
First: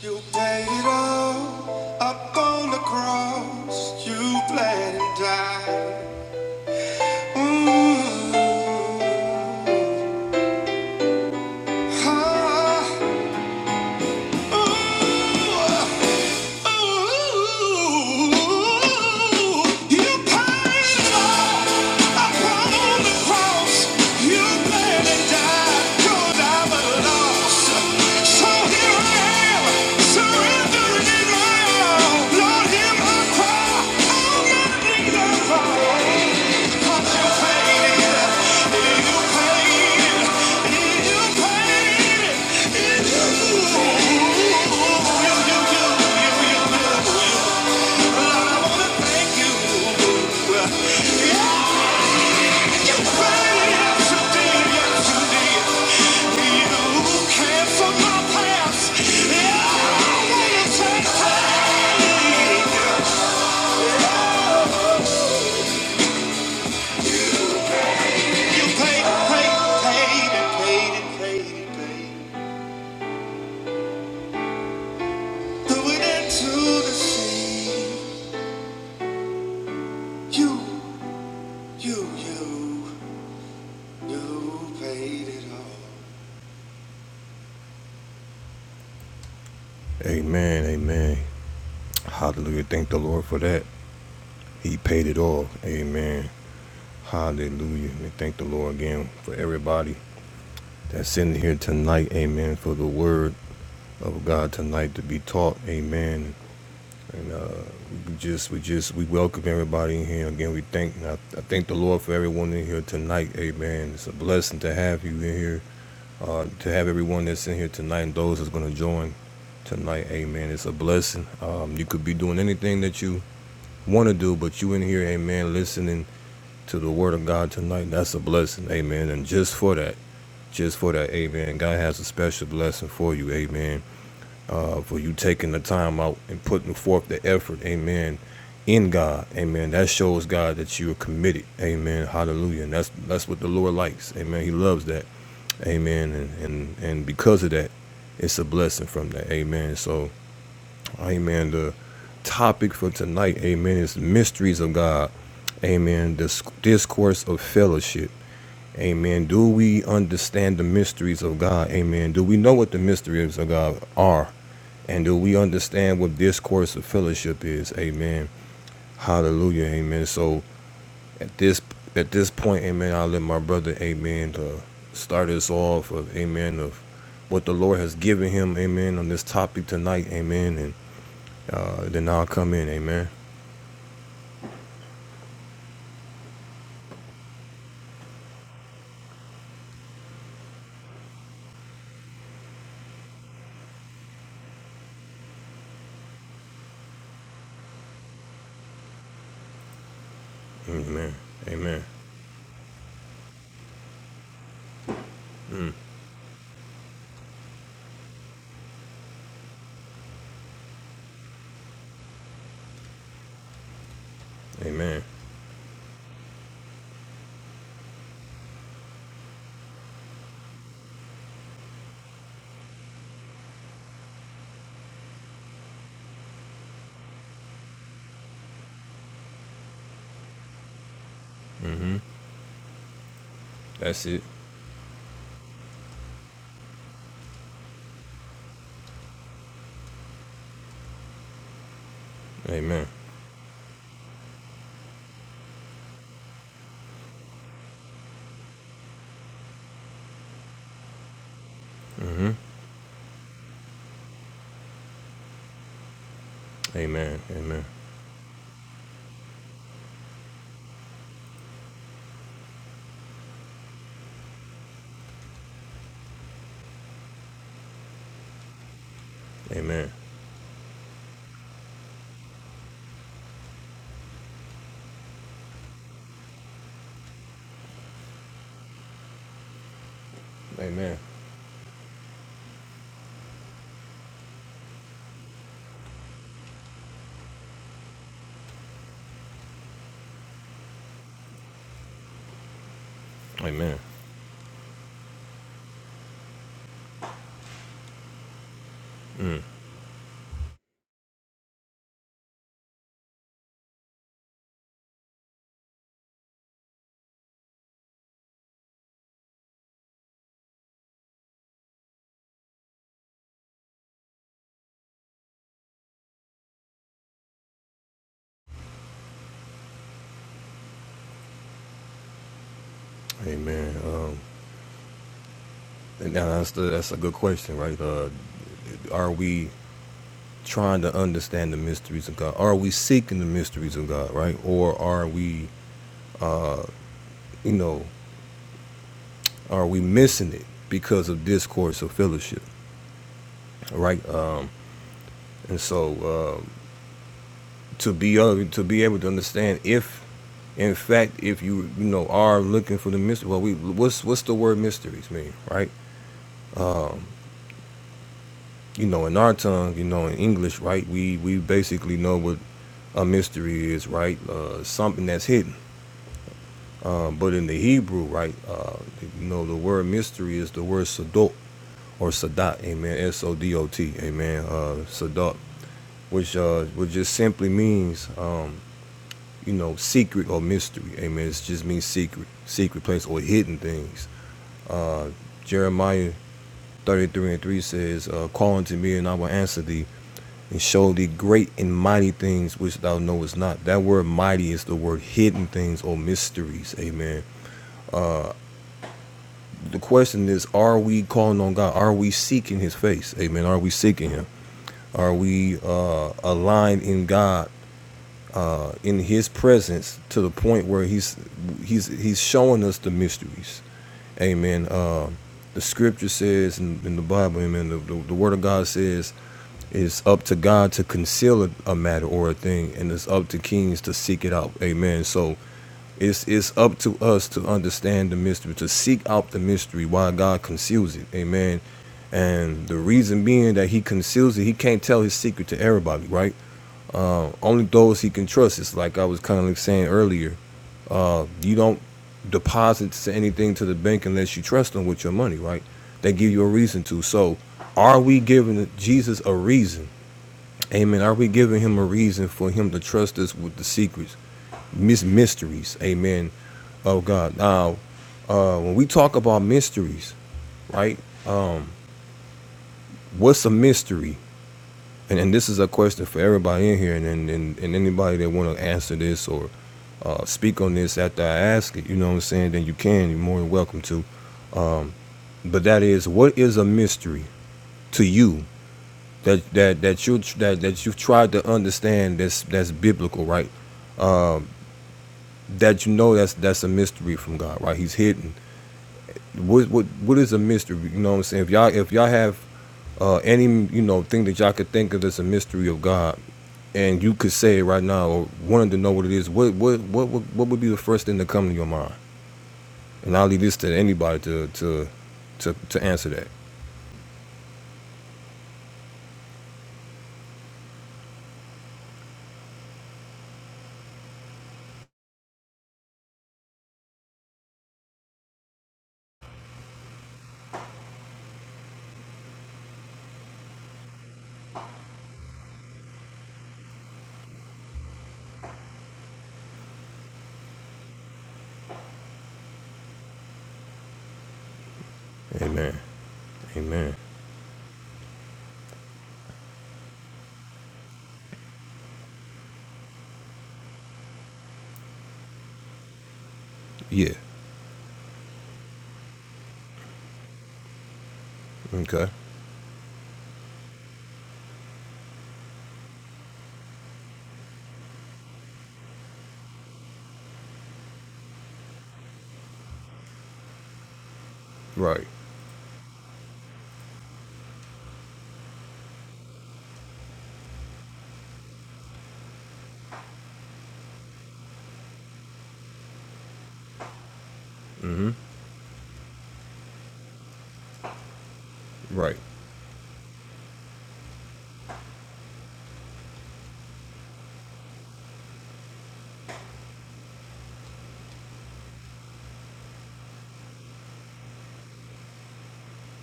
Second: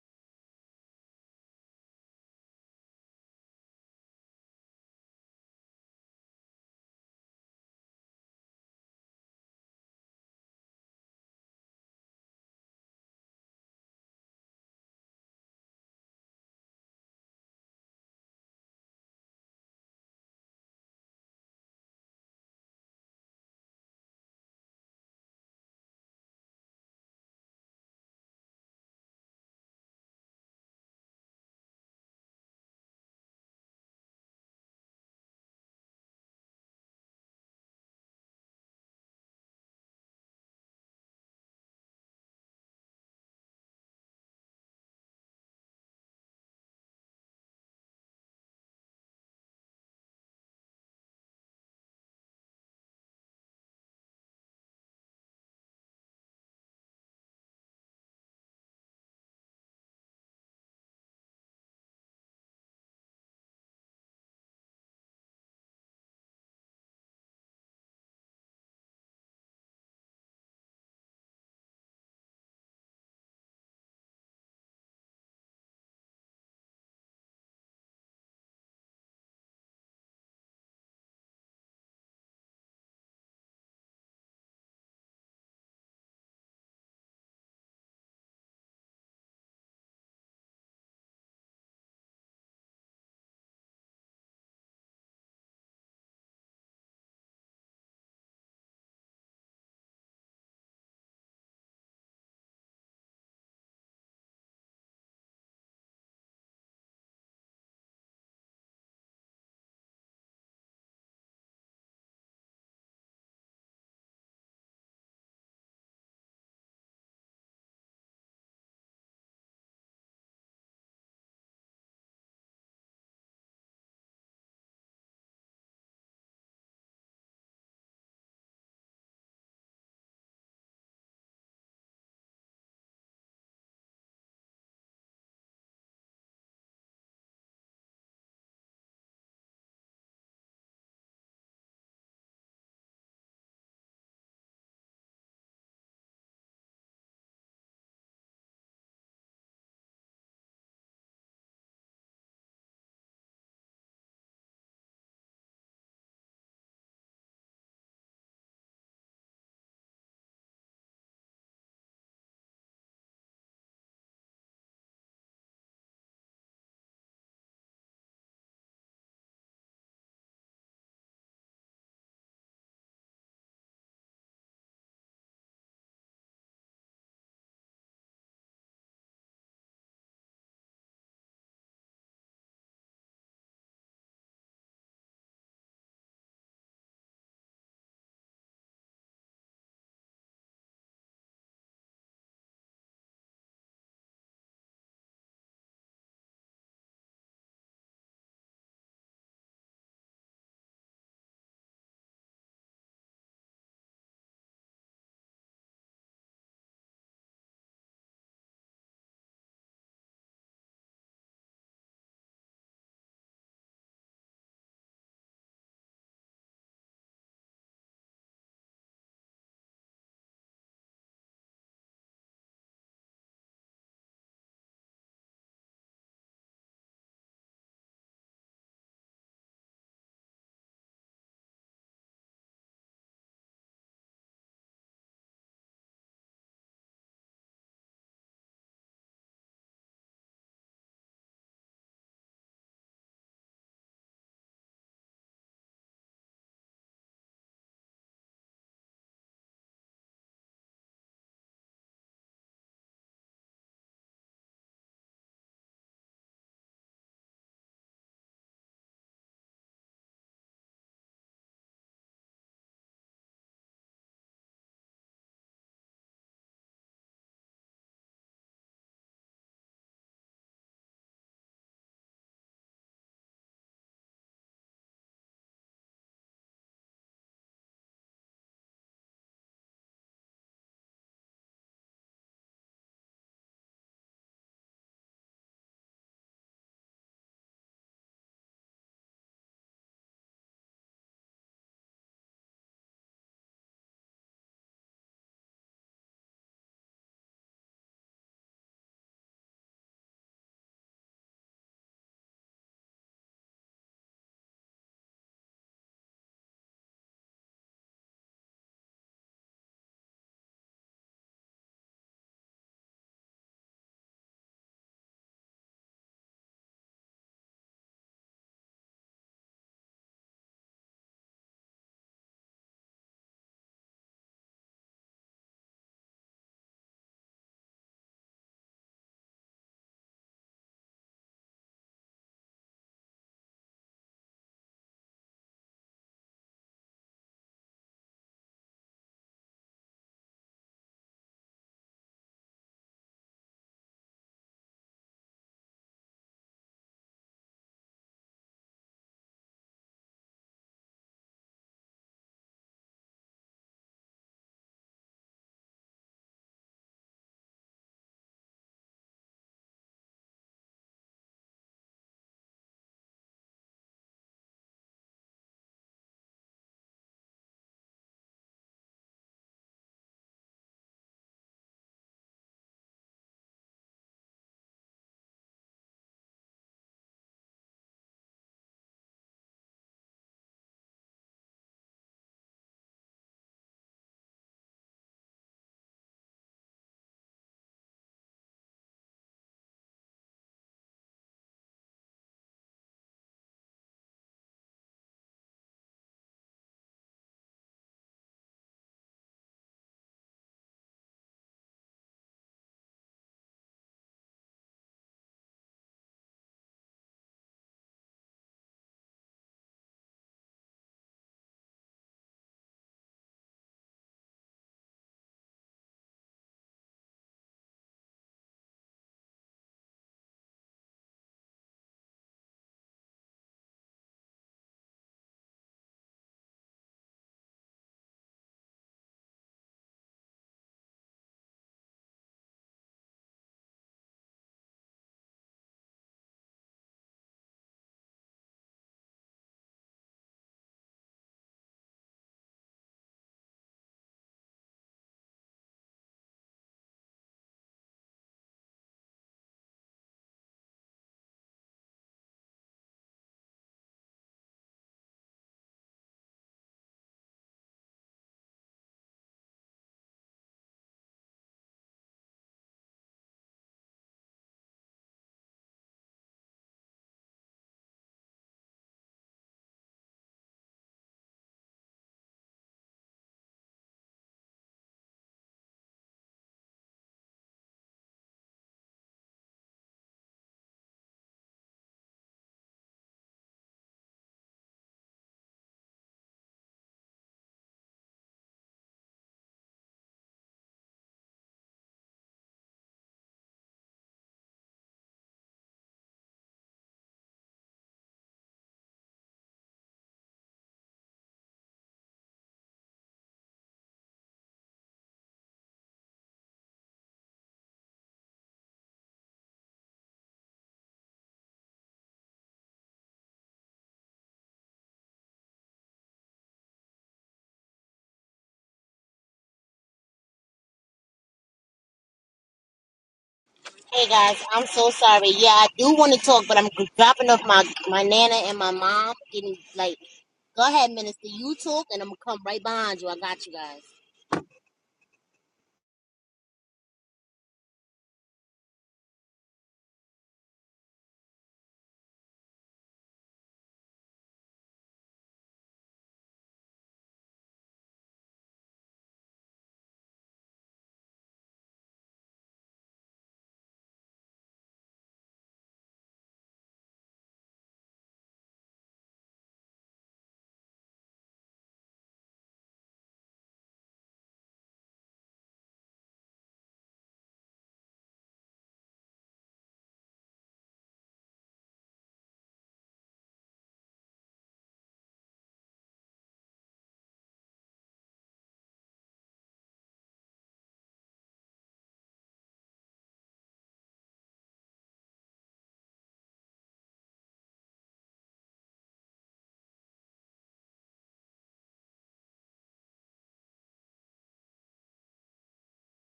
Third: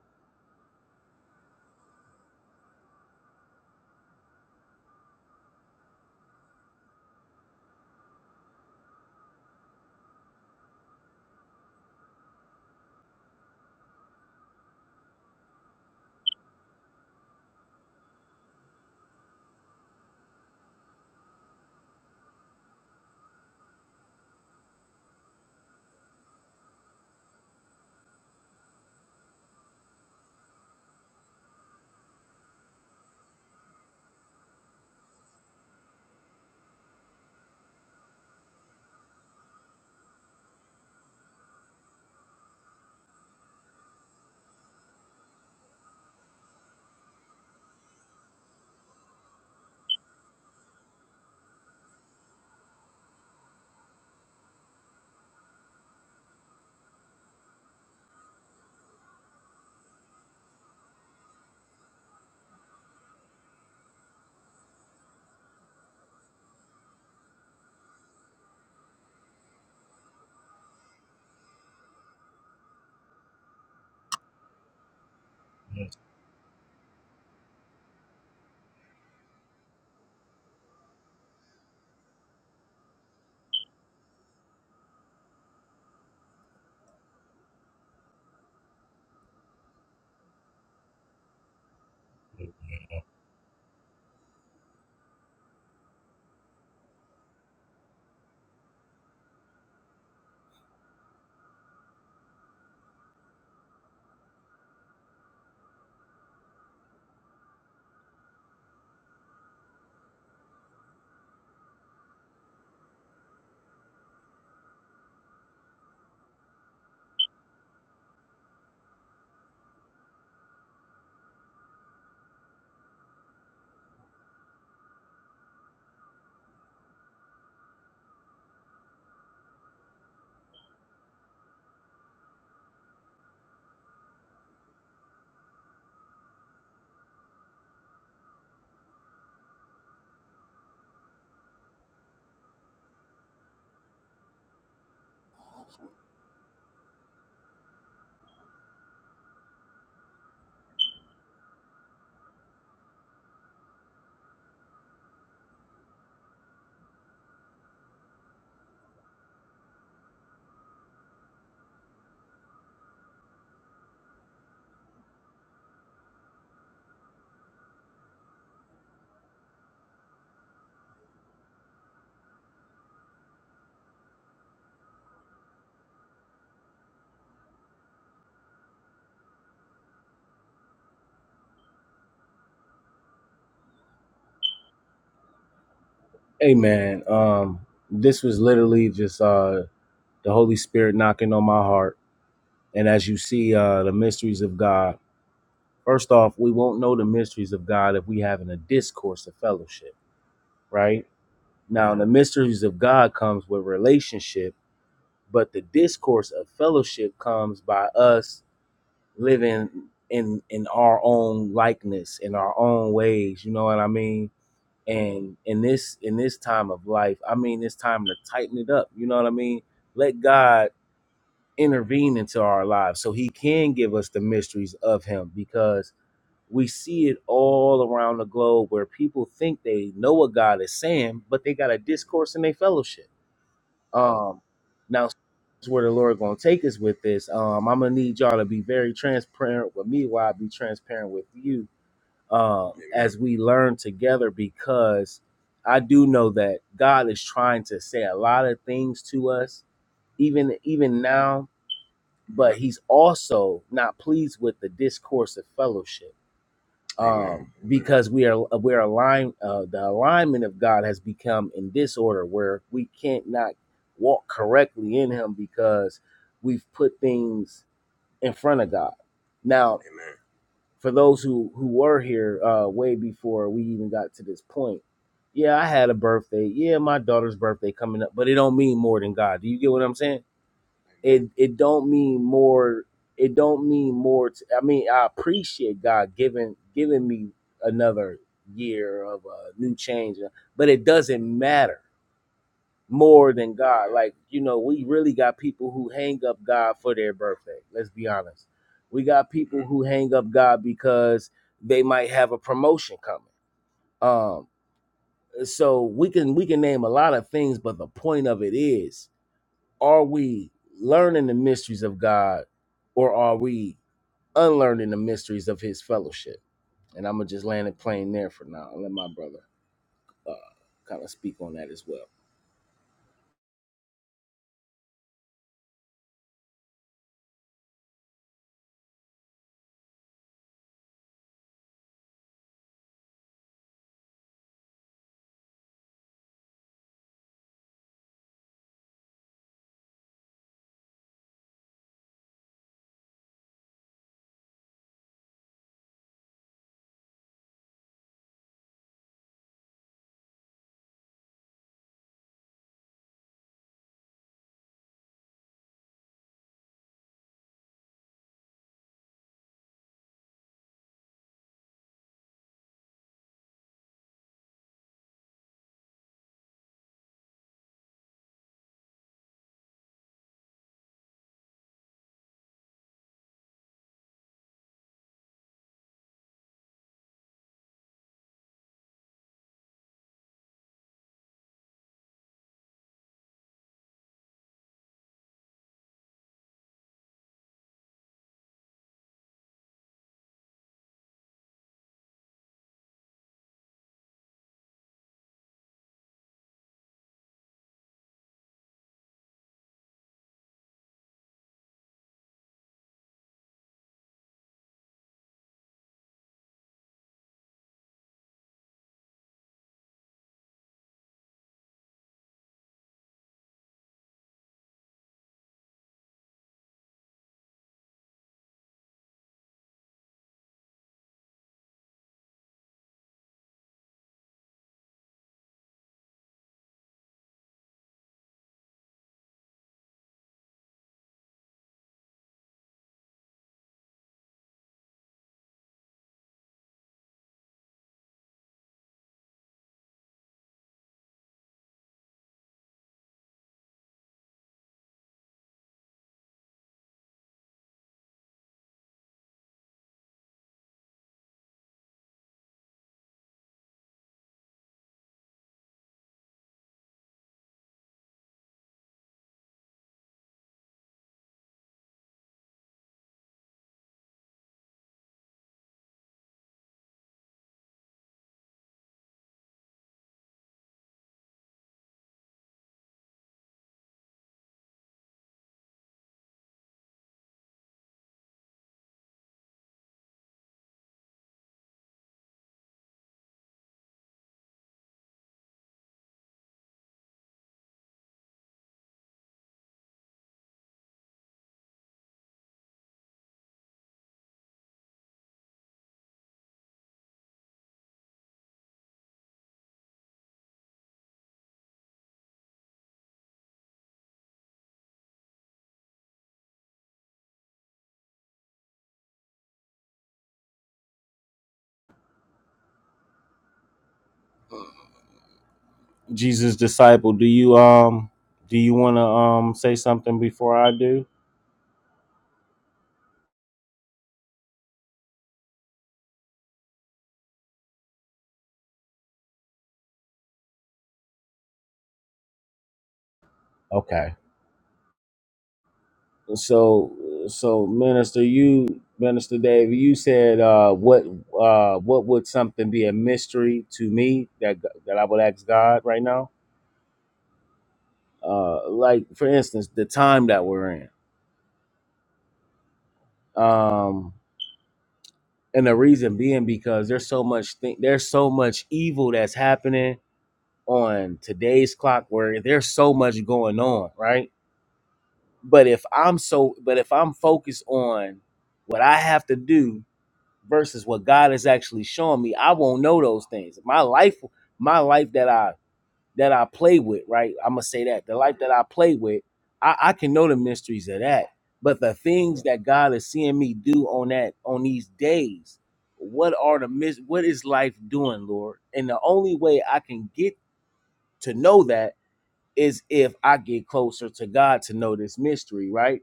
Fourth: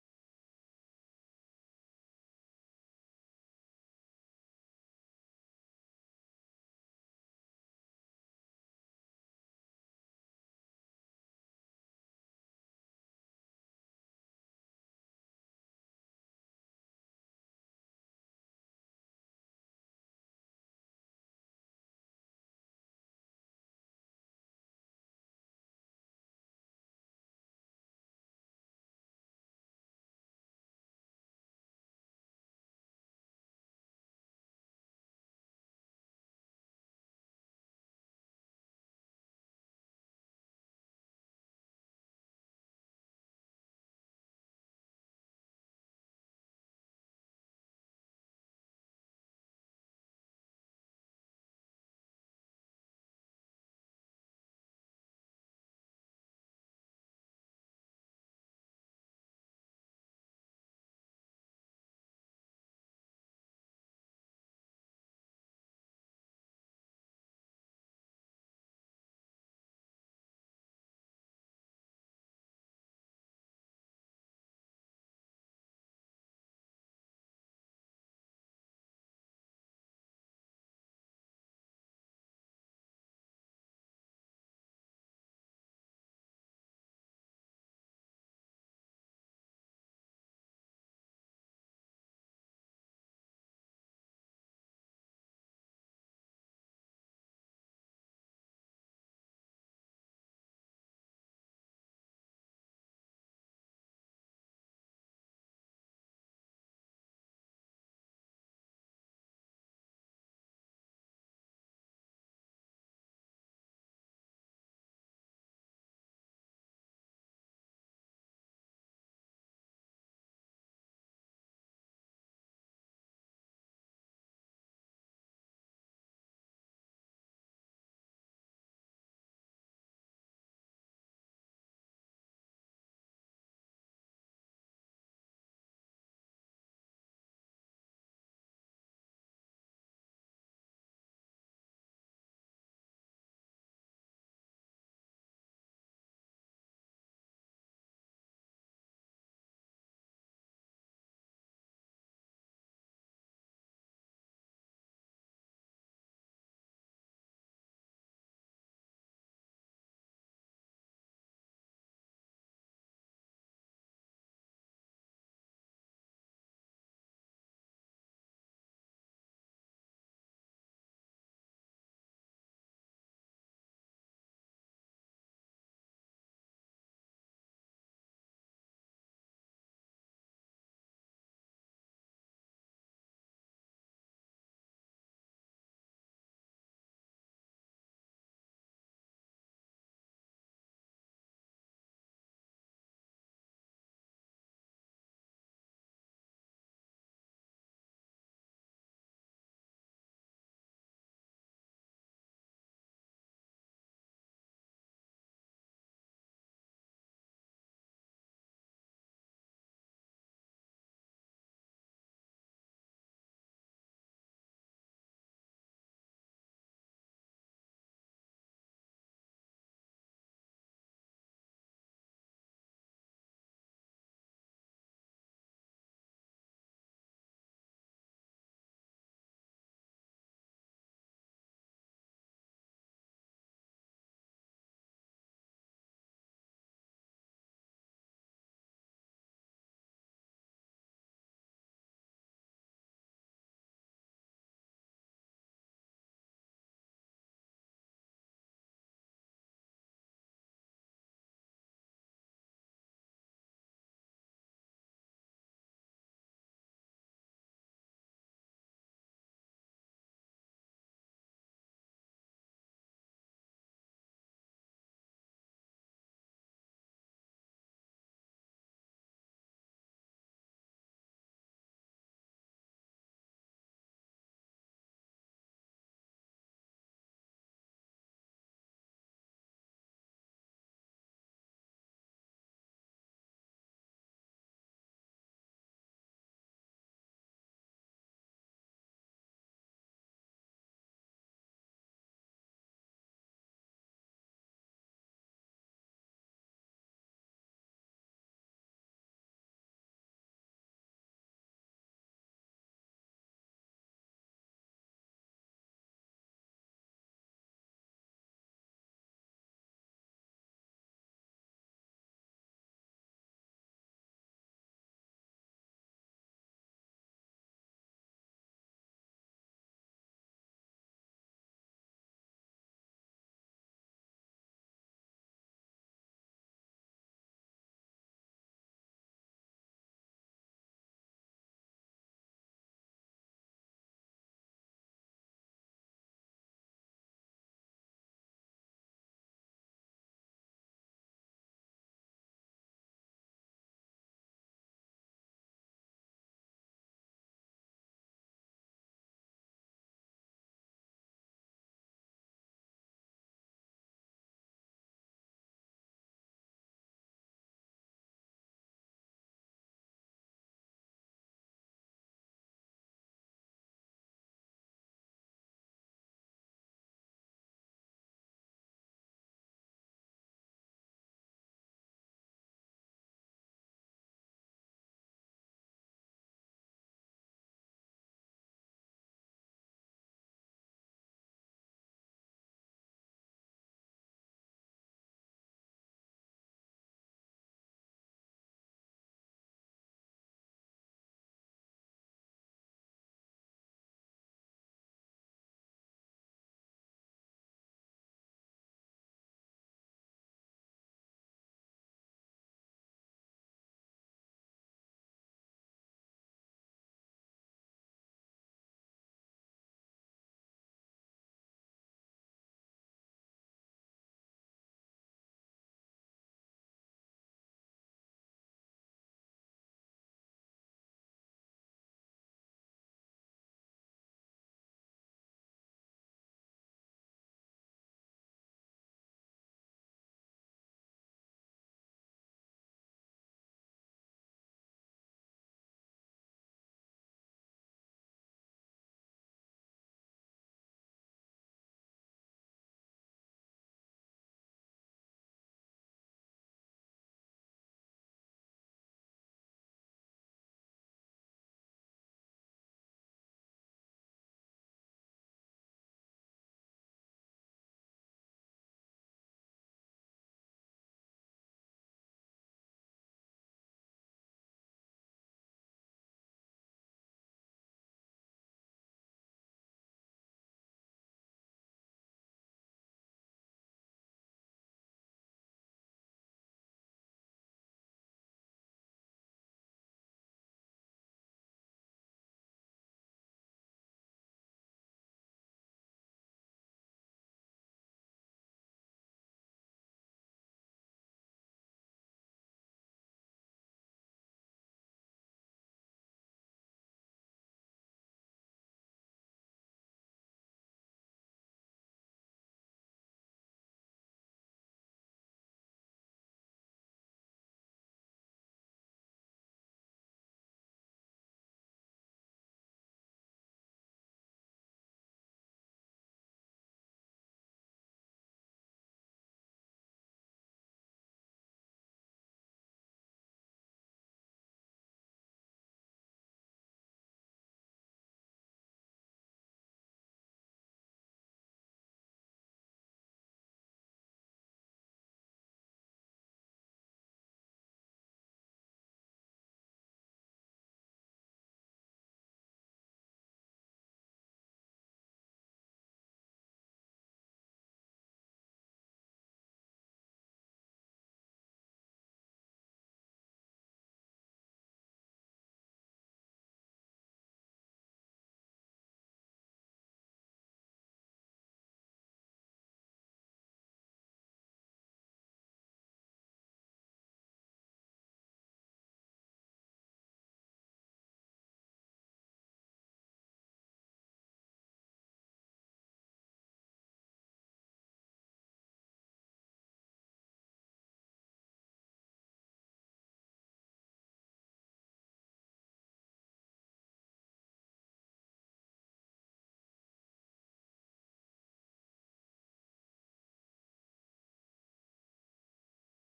[SPEAKER 1] You paid it all up on the cross. You bled and died. Mm. Ah. Yeah. Amen, amen. Hallelujah. Thank the Lord for that. He paid it all. Amen. Hallelujah. We thank the Lord again for everybody that's in here tonight. Amen. For the word of God tonight to be taught. Amen. And uh, we just, we just, we welcome everybody in here. Again, we thank, I, I thank the Lord for everyone in here tonight. Amen. It's a blessing to have you in here, uh, to have everyone that's in here tonight and those that's going to join tonight. Amen. It's a blessing. Um, you could be doing anything that you want to do, but you in here, amen, listening to the word of God tonight. That's a blessing. Amen. And just for that, just for that, amen. God has a special blessing for you. Amen. Uh, for you taking the time out and putting forth the effort. Amen. In God. Amen. That shows God that you are committed. Amen. Hallelujah. And that's that's what the Lord likes. Amen. He loves that. Amen. And and, and because of that, it's a blessing from that. Amen. So, amen. The topic for tonight, amen, is mysteries of God. Amen. This discourse of fellowship. Amen. Do we understand the mysteries of God? Amen. Do we know what the mysteries of God are? And do we understand what discourse of fellowship is? Amen. Hallelujah. Amen. So at this at this point, amen, I'll let my brother, amen, to start us off of amen of what the Lord has given him, amen, on this topic tonight, amen. And uh, then I'll come in, amen.
[SPEAKER 2] Hey man, um, this was literally just uh, the Holy Spirit knocking on my heart. And as you see, uh, the mysteries of God. First off, we won't know the mysteries of God if we having a discourse of fellowship, right?
[SPEAKER 1] Amen. Amen.
[SPEAKER 2] Now, the mysteries of God comes with relationship, but the discourse of fellowship comes by us living in in our own likeness, in our own ways. You know what I mean?
[SPEAKER 1] Amen.
[SPEAKER 2] and in this in this time of life i mean it's time to tighten it up you know what i mean let god intervene into our lives so he can give us the mysteries of him because we see it all around the globe where people think they know what god is saying but they got a
[SPEAKER 1] hmm
[SPEAKER 2] discourse in their fellowship
[SPEAKER 1] That's it.
[SPEAKER 2] um now that's where the lord gonna take us with this um i'm gonna need y'all to be very transparent with me while i be transparent with you uh,
[SPEAKER 1] Amen.
[SPEAKER 2] as we learn together because I do know that God is trying to say a lot of things to us even even now,
[SPEAKER 1] hmm
[SPEAKER 2] but He's also not pleased with the discourse of fellowship.
[SPEAKER 1] Amen.
[SPEAKER 2] Um,
[SPEAKER 1] Amen.
[SPEAKER 2] because we are we're aligned uh, the alignment of God has become in disorder where we can't not walk correctly in him because we've put things in front of God. now
[SPEAKER 1] Amen.
[SPEAKER 2] for those who who were here uh way before we even got to this point yeah i had a birthday yeah my daughter's birthday coming up but it don't mean more than god do you get what i'm saying
[SPEAKER 1] Amen.
[SPEAKER 2] it it don't mean more it don't mean more to, i mean i appreciate god giving giving me another year of a uh, new change but it doesn't matter more than
[SPEAKER 1] Amen.
[SPEAKER 2] God. Like, you know, we really got people who hang up God for their birthday. Let's be honest. We got people who hang up God because they might have a promotion coming. Um, so we can we can name a lot of things, but the point of it is, are we learning the mysteries of God or are we unlearning the mysteries of his fellowship? And I'm gonna just land it plain there for now and let my brother uh kind of speak on that as well.
[SPEAKER 1] Amen. Um, and now that's the, that's a good question, right? Uh, are we trying to understand the mysteries of God? Are we seeking the mysteries of God, right? Or are we, you know, are we missing it because of discourse or fellowship, right? Uh, and so um to be able to be able to understand if, in fact, if you you know are looking for the mystery, well, we what's what's the word mysteries mean, right? you know, in our tongue, you know, in English, right? We we basically know what a mystery is, right? Uh, something that's hidden. Um, but in the Hebrew, right? Uh, you know, the word mystery is the word sadot or sadat, amen. S O D O T, amen. Uh, sadat, which uh, which just simply means, um, you know, secret or mystery, amen. It just means secret, secret place or hidden things. Uh, Jeremiah 33 and 3 says, uh, Call unto me and I will answer thee and show thee great and mighty things which thou knowest not. That word mighty is the word hidden things or mysteries. Amen. The question is, are we calling on God? Are we seeking his face? Amen. Are we seeking him? Are we uh, aligned in God? Uh, in his presence to the point where he's he's he's showing us the mysteries Amen. Uh, the scripture says in, in the Bible, amen, the, the, the word of God says it's up to God to conceal a, a matter or a thing, and it's up to kings to seek it out. Amen. So it's it's up to us to understand the mystery, to seek out the mystery why God conceals it. Amen. And the reason being that he conceals it, he can't tell his secret to everybody, right? Only those he can trust. It's like I was kind of like saying earlier. Uh, you don't deposit anything to the bank unless you trust them with your money, right? They give you a reason to. So, are we giving Jesus a reason? Amen. Are we giving him a reason for him to trust us with the secrets, mis- mysteries? Amen. Oh God. Now, uh, when we talk about mysteries, right? What's a mystery? And, and this is a question for everybody in here, and and, and, and anybody that want to answer this or uh, speak on this after I ask it. You know what I'm saying? Then you can. You're more than welcome to. But that is what is a mystery to you that that that you that that you've tried to understand that's that's biblical, right? That you know that's that's a mystery from God, right? He's hidden. What what what is a mystery? You know what I'm saying? If y'all if y'all have uh, any you know thing that y'all could think of that's a mystery of God, and you could say it right now or wanted to know what it is, what what what would, what would be the first thing to come to your mind? And I'll leave this to anybody to to to to answer that.
[SPEAKER 2] Jesus disciple, do you um do you want to um say something before I do?
[SPEAKER 3] Hey guys, I'm so sorry. Yeah, I do want to talk, but I'm dropping off my my nana and my mom. Getting like, go ahead, minister. You talk, and I'm gonna come right behind you. I got you guys.
[SPEAKER 2] Okay.
[SPEAKER 1] Amen.
[SPEAKER 2] So
[SPEAKER 1] Amen.
[SPEAKER 2] so minister, you minister Dave, you said uh what uh what would something be a mystery to me that that I would ask God right now?
[SPEAKER 1] Yeah.
[SPEAKER 2] Uh like for instance, the time that we're in.
[SPEAKER 1] Okay.
[SPEAKER 2] Um and the reason being because there's so much thing there's so much evil that's happening on today's clock where there's so much going on, right?
[SPEAKER 1] Right.
[SPEAKER 2] But if I'm so, but if I'm focused on what I have to do versus what God is actually showing me, I won't know those things. My life, my life that I that I play with, right? I'm gonna say that the life that I play with, I, I can know the mysteries of that. But the
[SPEAKER 1] Right.
[SPEAKER 2] things that God is seeing me do on that on these days, what are the mis- what is life doing, Lord? And the only way I can get to know that is if I get closer to God to know this mystery, right?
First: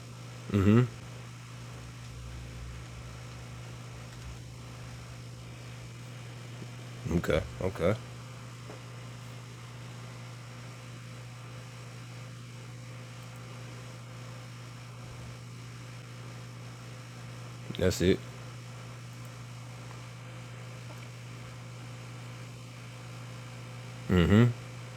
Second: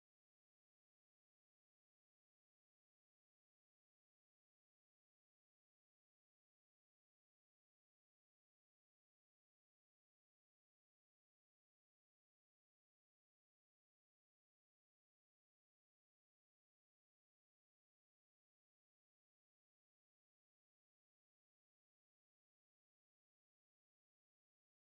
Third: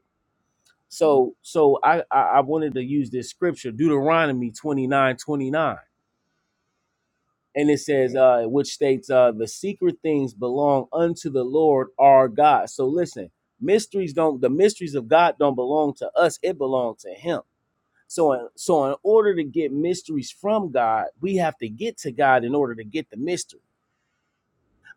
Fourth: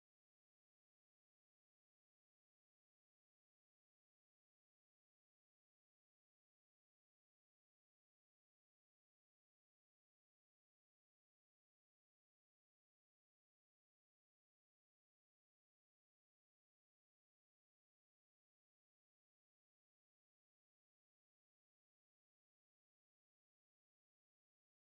[SPEAKER 1] Mm-hmm.
[SPEAKER 2] So so I, I I wanted to use this scripture, Deuteronomy 29 29,
[SPEAKER 1] Okay.
[SPEAKER 2] And it
[SPEAKER 1] Okay.
[SPEAKER 2] says, uh, which states, uh, the secret things belong unto the Lord our God. So listen, mysteries don't the mysteries of God don't belong to us, it belongs to him.
[SPEAKER 1] That's it.
[SPEAKER 2] So in, so in order to get mysteries from God, we have to get to God in order to get the mystery.
[SPEAKER 1] Mm-hmm.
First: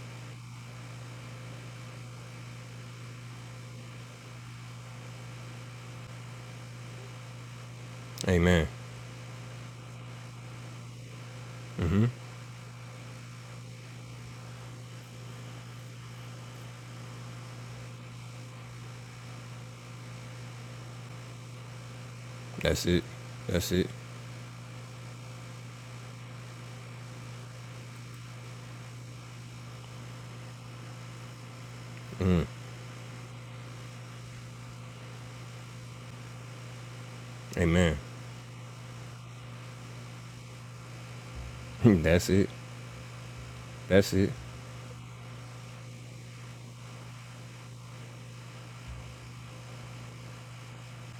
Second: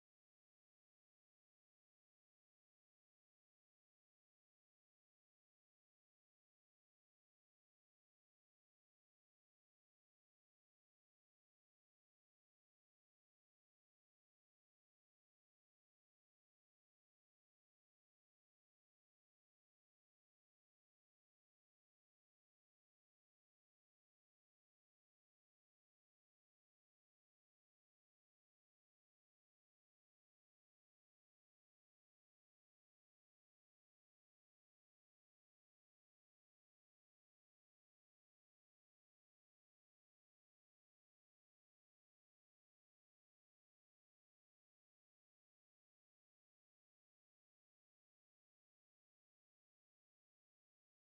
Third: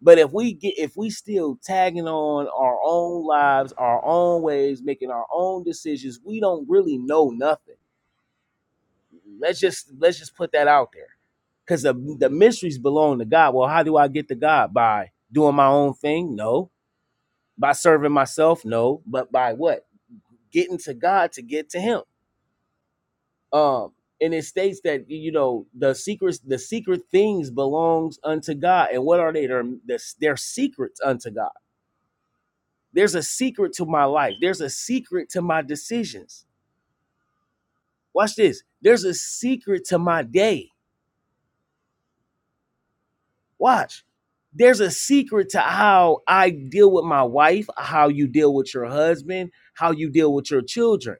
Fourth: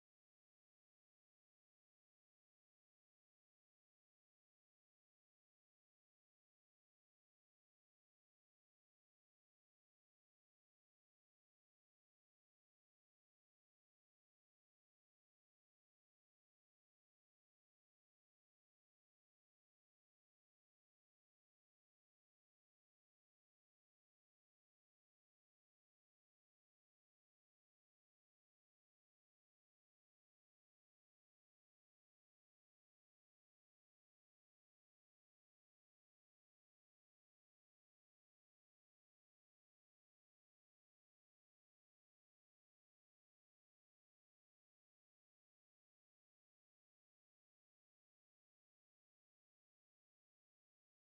[SPEAKER 2] But if we get if we still tagging on our own lives, our own ways, making our own decisions, we don't really know nothing
[SPEAKER 1] Amen.
[SPEAKER 2] Let's just let's just put that out there because the
[SPEAKER 1] Mm-hmm.
[SPEAKER 2] the mysteries belong to God. Well, how do I get to God by doing my own thing? No, by serving myself? No, but by what? Getting to God to get to Him.
[SPEAKER 1] That's it. That's it.
[SPEAKER 2] Um, and it states that you know the secrets, the secret things belongs unto God. And what are they? They're, they're they're secrets unto God. There's a secret to my life. There's a secret to my decisions.
[SPEAKER 1] Amen.
[SPEAKER 2] Watch this. There's a secret to my day
[SPEAKER 1] That's it.
[SPEAKER 2] Watch.
[SPEAKER 1] That's it.
[SPEAKER 2] There's a secret to how I deal with my wife, how you deal with your husband, how you deal with your children.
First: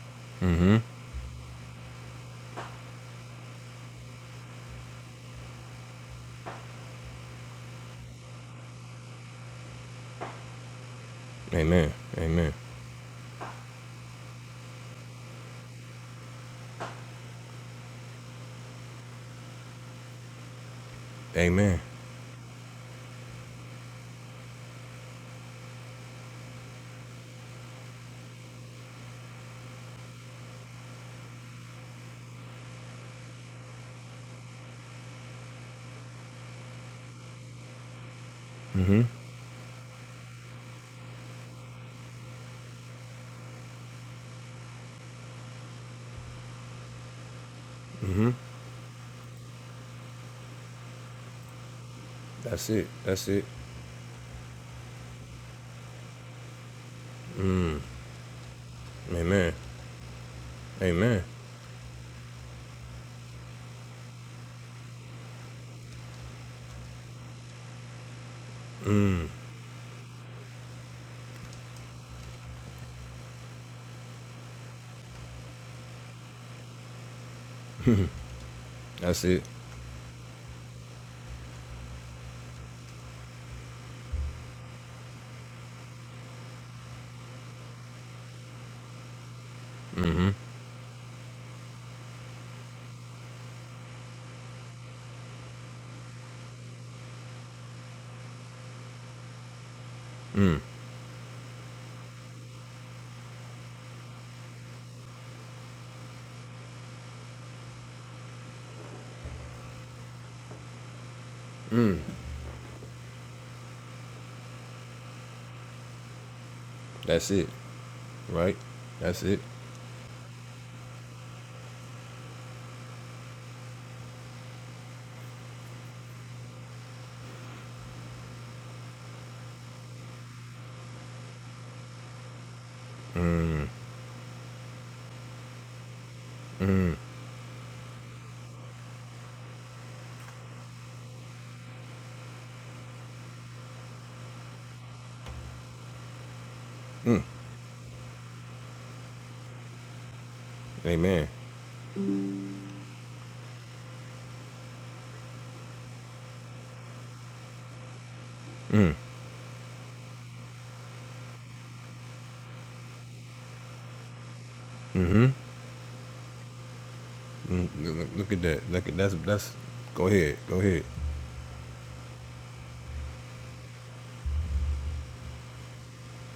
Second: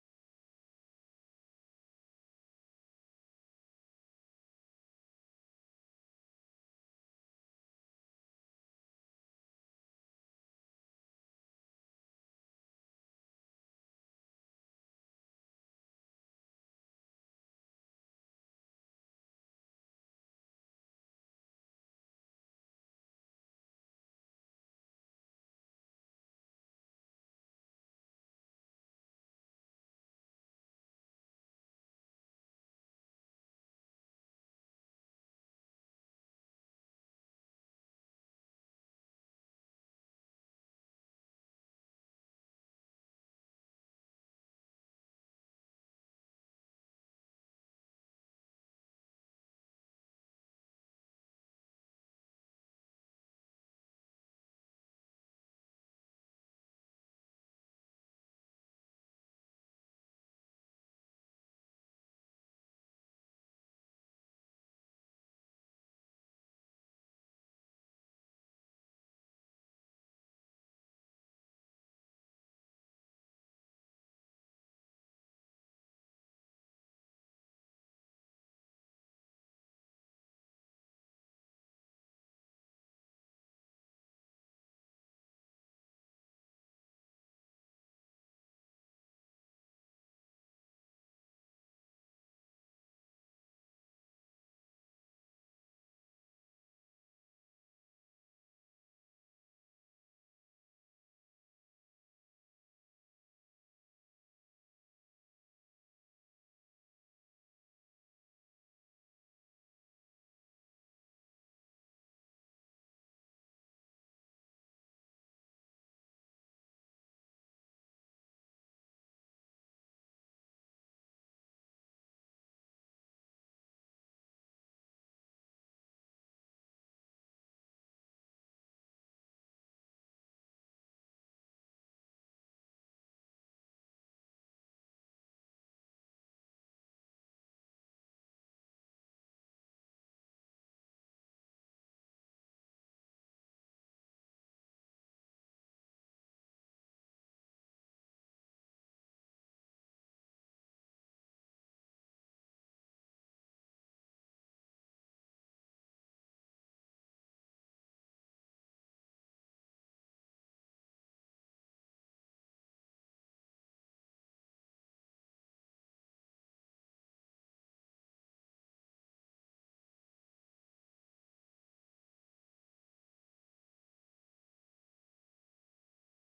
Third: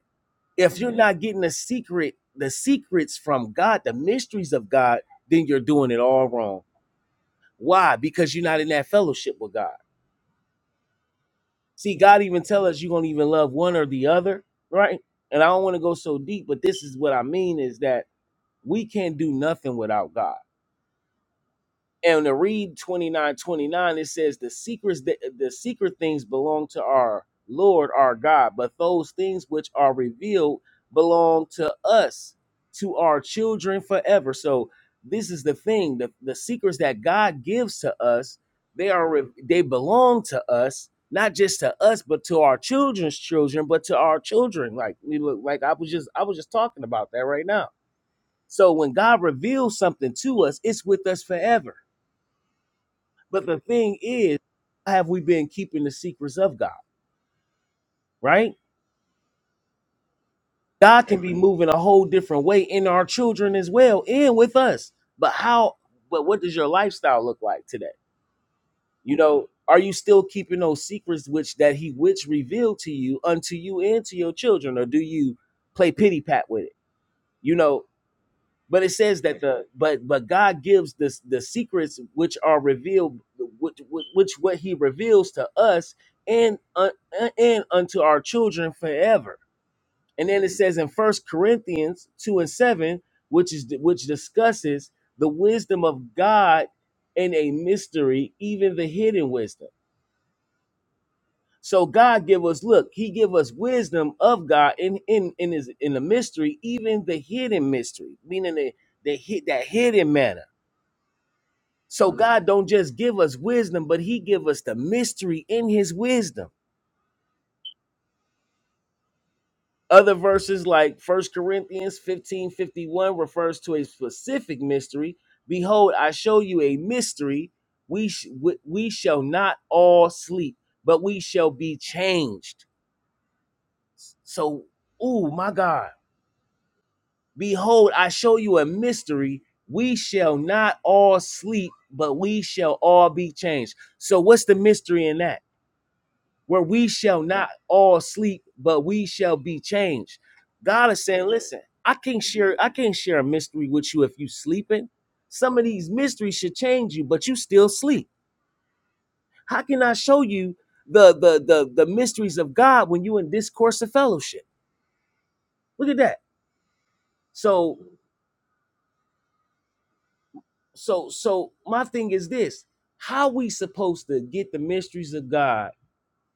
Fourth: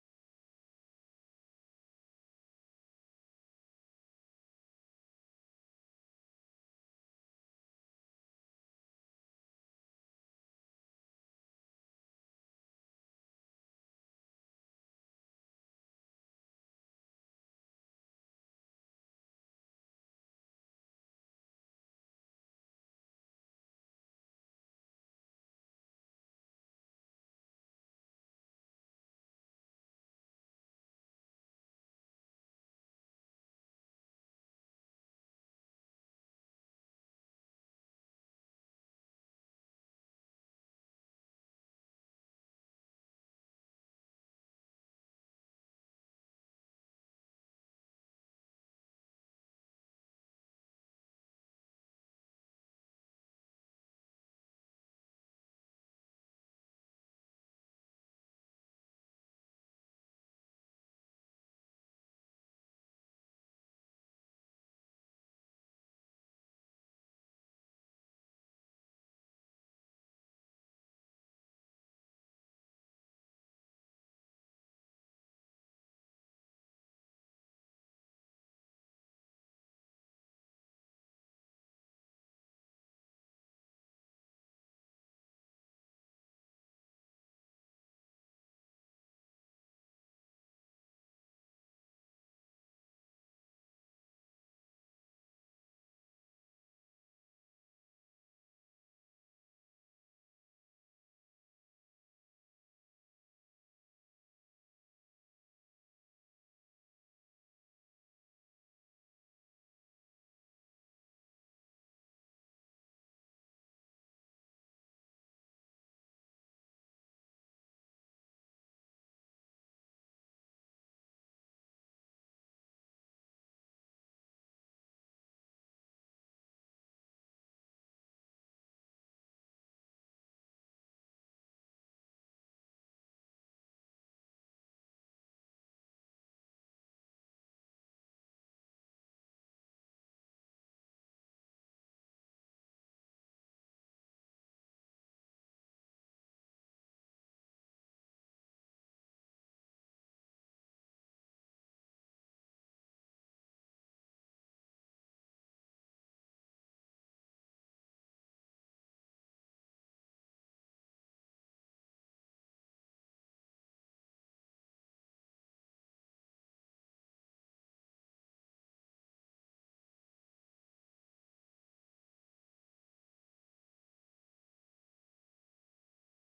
[SPEAKER 2] If you're not getting the secret, the secrets from God, the mysteries of God, then you're doing it all wrong. Why? Because you're not in that fellowship with God.
[SPEAKER 1] Amen.
[SPEAKER 2] See, God even
[SPEAKER 1] Amen.
[SPEAKER 2] tell us you're gonna even love one or the other, right? And I don't want to go so deep, but this is what I mean is that we can't do nothing without God
[SPEAKER 1] Amen.
[SPEAKER 2] And to read 29 29, it says the secrets that the secret things belong to our Lord our God, but those things which are revealed belong to us, to our children forever. So this is the thing. The, the secrets that God gives to us, they
[SPEAKER 1] Mm-hmm.
[SPEAKER 2] are re- they belong to us, not just to us, but to our children's children, but to our children. Like we look like I was just I was just talking about that right now.
[SPEAKER 1] Mm-hmm.
[SPEAKER 2] So when God reveals something to us, it's with us forever
[SPEAKER 1] That's it. That's it.
[SPEAKER 2] but the thing is, have we been keeping the secrets of God, right?
[SPEAKER 1] Amen.
[SPEAKER 2] God can
[SPEAKER 1] Amen.
[SPEAKER 2] be moving a whole different way in our children as well and with us. But how, but what does your lifestyle look like today? You know, are you still keeping those secrets which that he which revealed to you unto you and to your children? Or do you play pity pat with it? You know, but it says
[SPEAKER 1] That's
[SPEAKER 2] that
[SPEAKER 1] it.
[SPEAKER 2] the but but god gives this the secrets which are revealed which which, which what he reveals to us and uh, and unto our children forever and then it says in first corinthians 2 and 7 which is which discusses the wisdom of god in a mystery even the hidden wisdom so god give us look he give us wisdom of god in in in his in the mystery even the hidden mystery meaning the, the hid- that hidden manner So God don't just give us wisdom, but he give us the mystery in his wisdom.
[SPEAKER 1] That's it. Right? That's it.
[SPEAKER 2] Other verses like First Corinthians 15 51, refers to a specific mystery. Behold, I show you a mystery. We, sh- we we shall not all sleep, but we shall be changed. So, oh my God. Behold, I show you a mystery. We shall not all sleep, but we shall all be changed. So what's the mystery in that? where we shall not all sleep, but we shall be changed. God is saying,
[SPEAKER 1] Amen.
[SPEAKER 2] listen, I can't share, I can't share a mystery with you if you sleeping. Some of these mysteries should change you, but you still sleep. How can I show you the the the, the mysteries of God when you in this course of fellowship? Look at that.
[SPEAKER 1] Mm,
[SPEAKER 2] So
[SPEAKER 1] Look look at that. Look at that's that's go ahead. Go ahead.
[SPEAKER 2] so so my thing is this: how we supposed to get the mysteries of God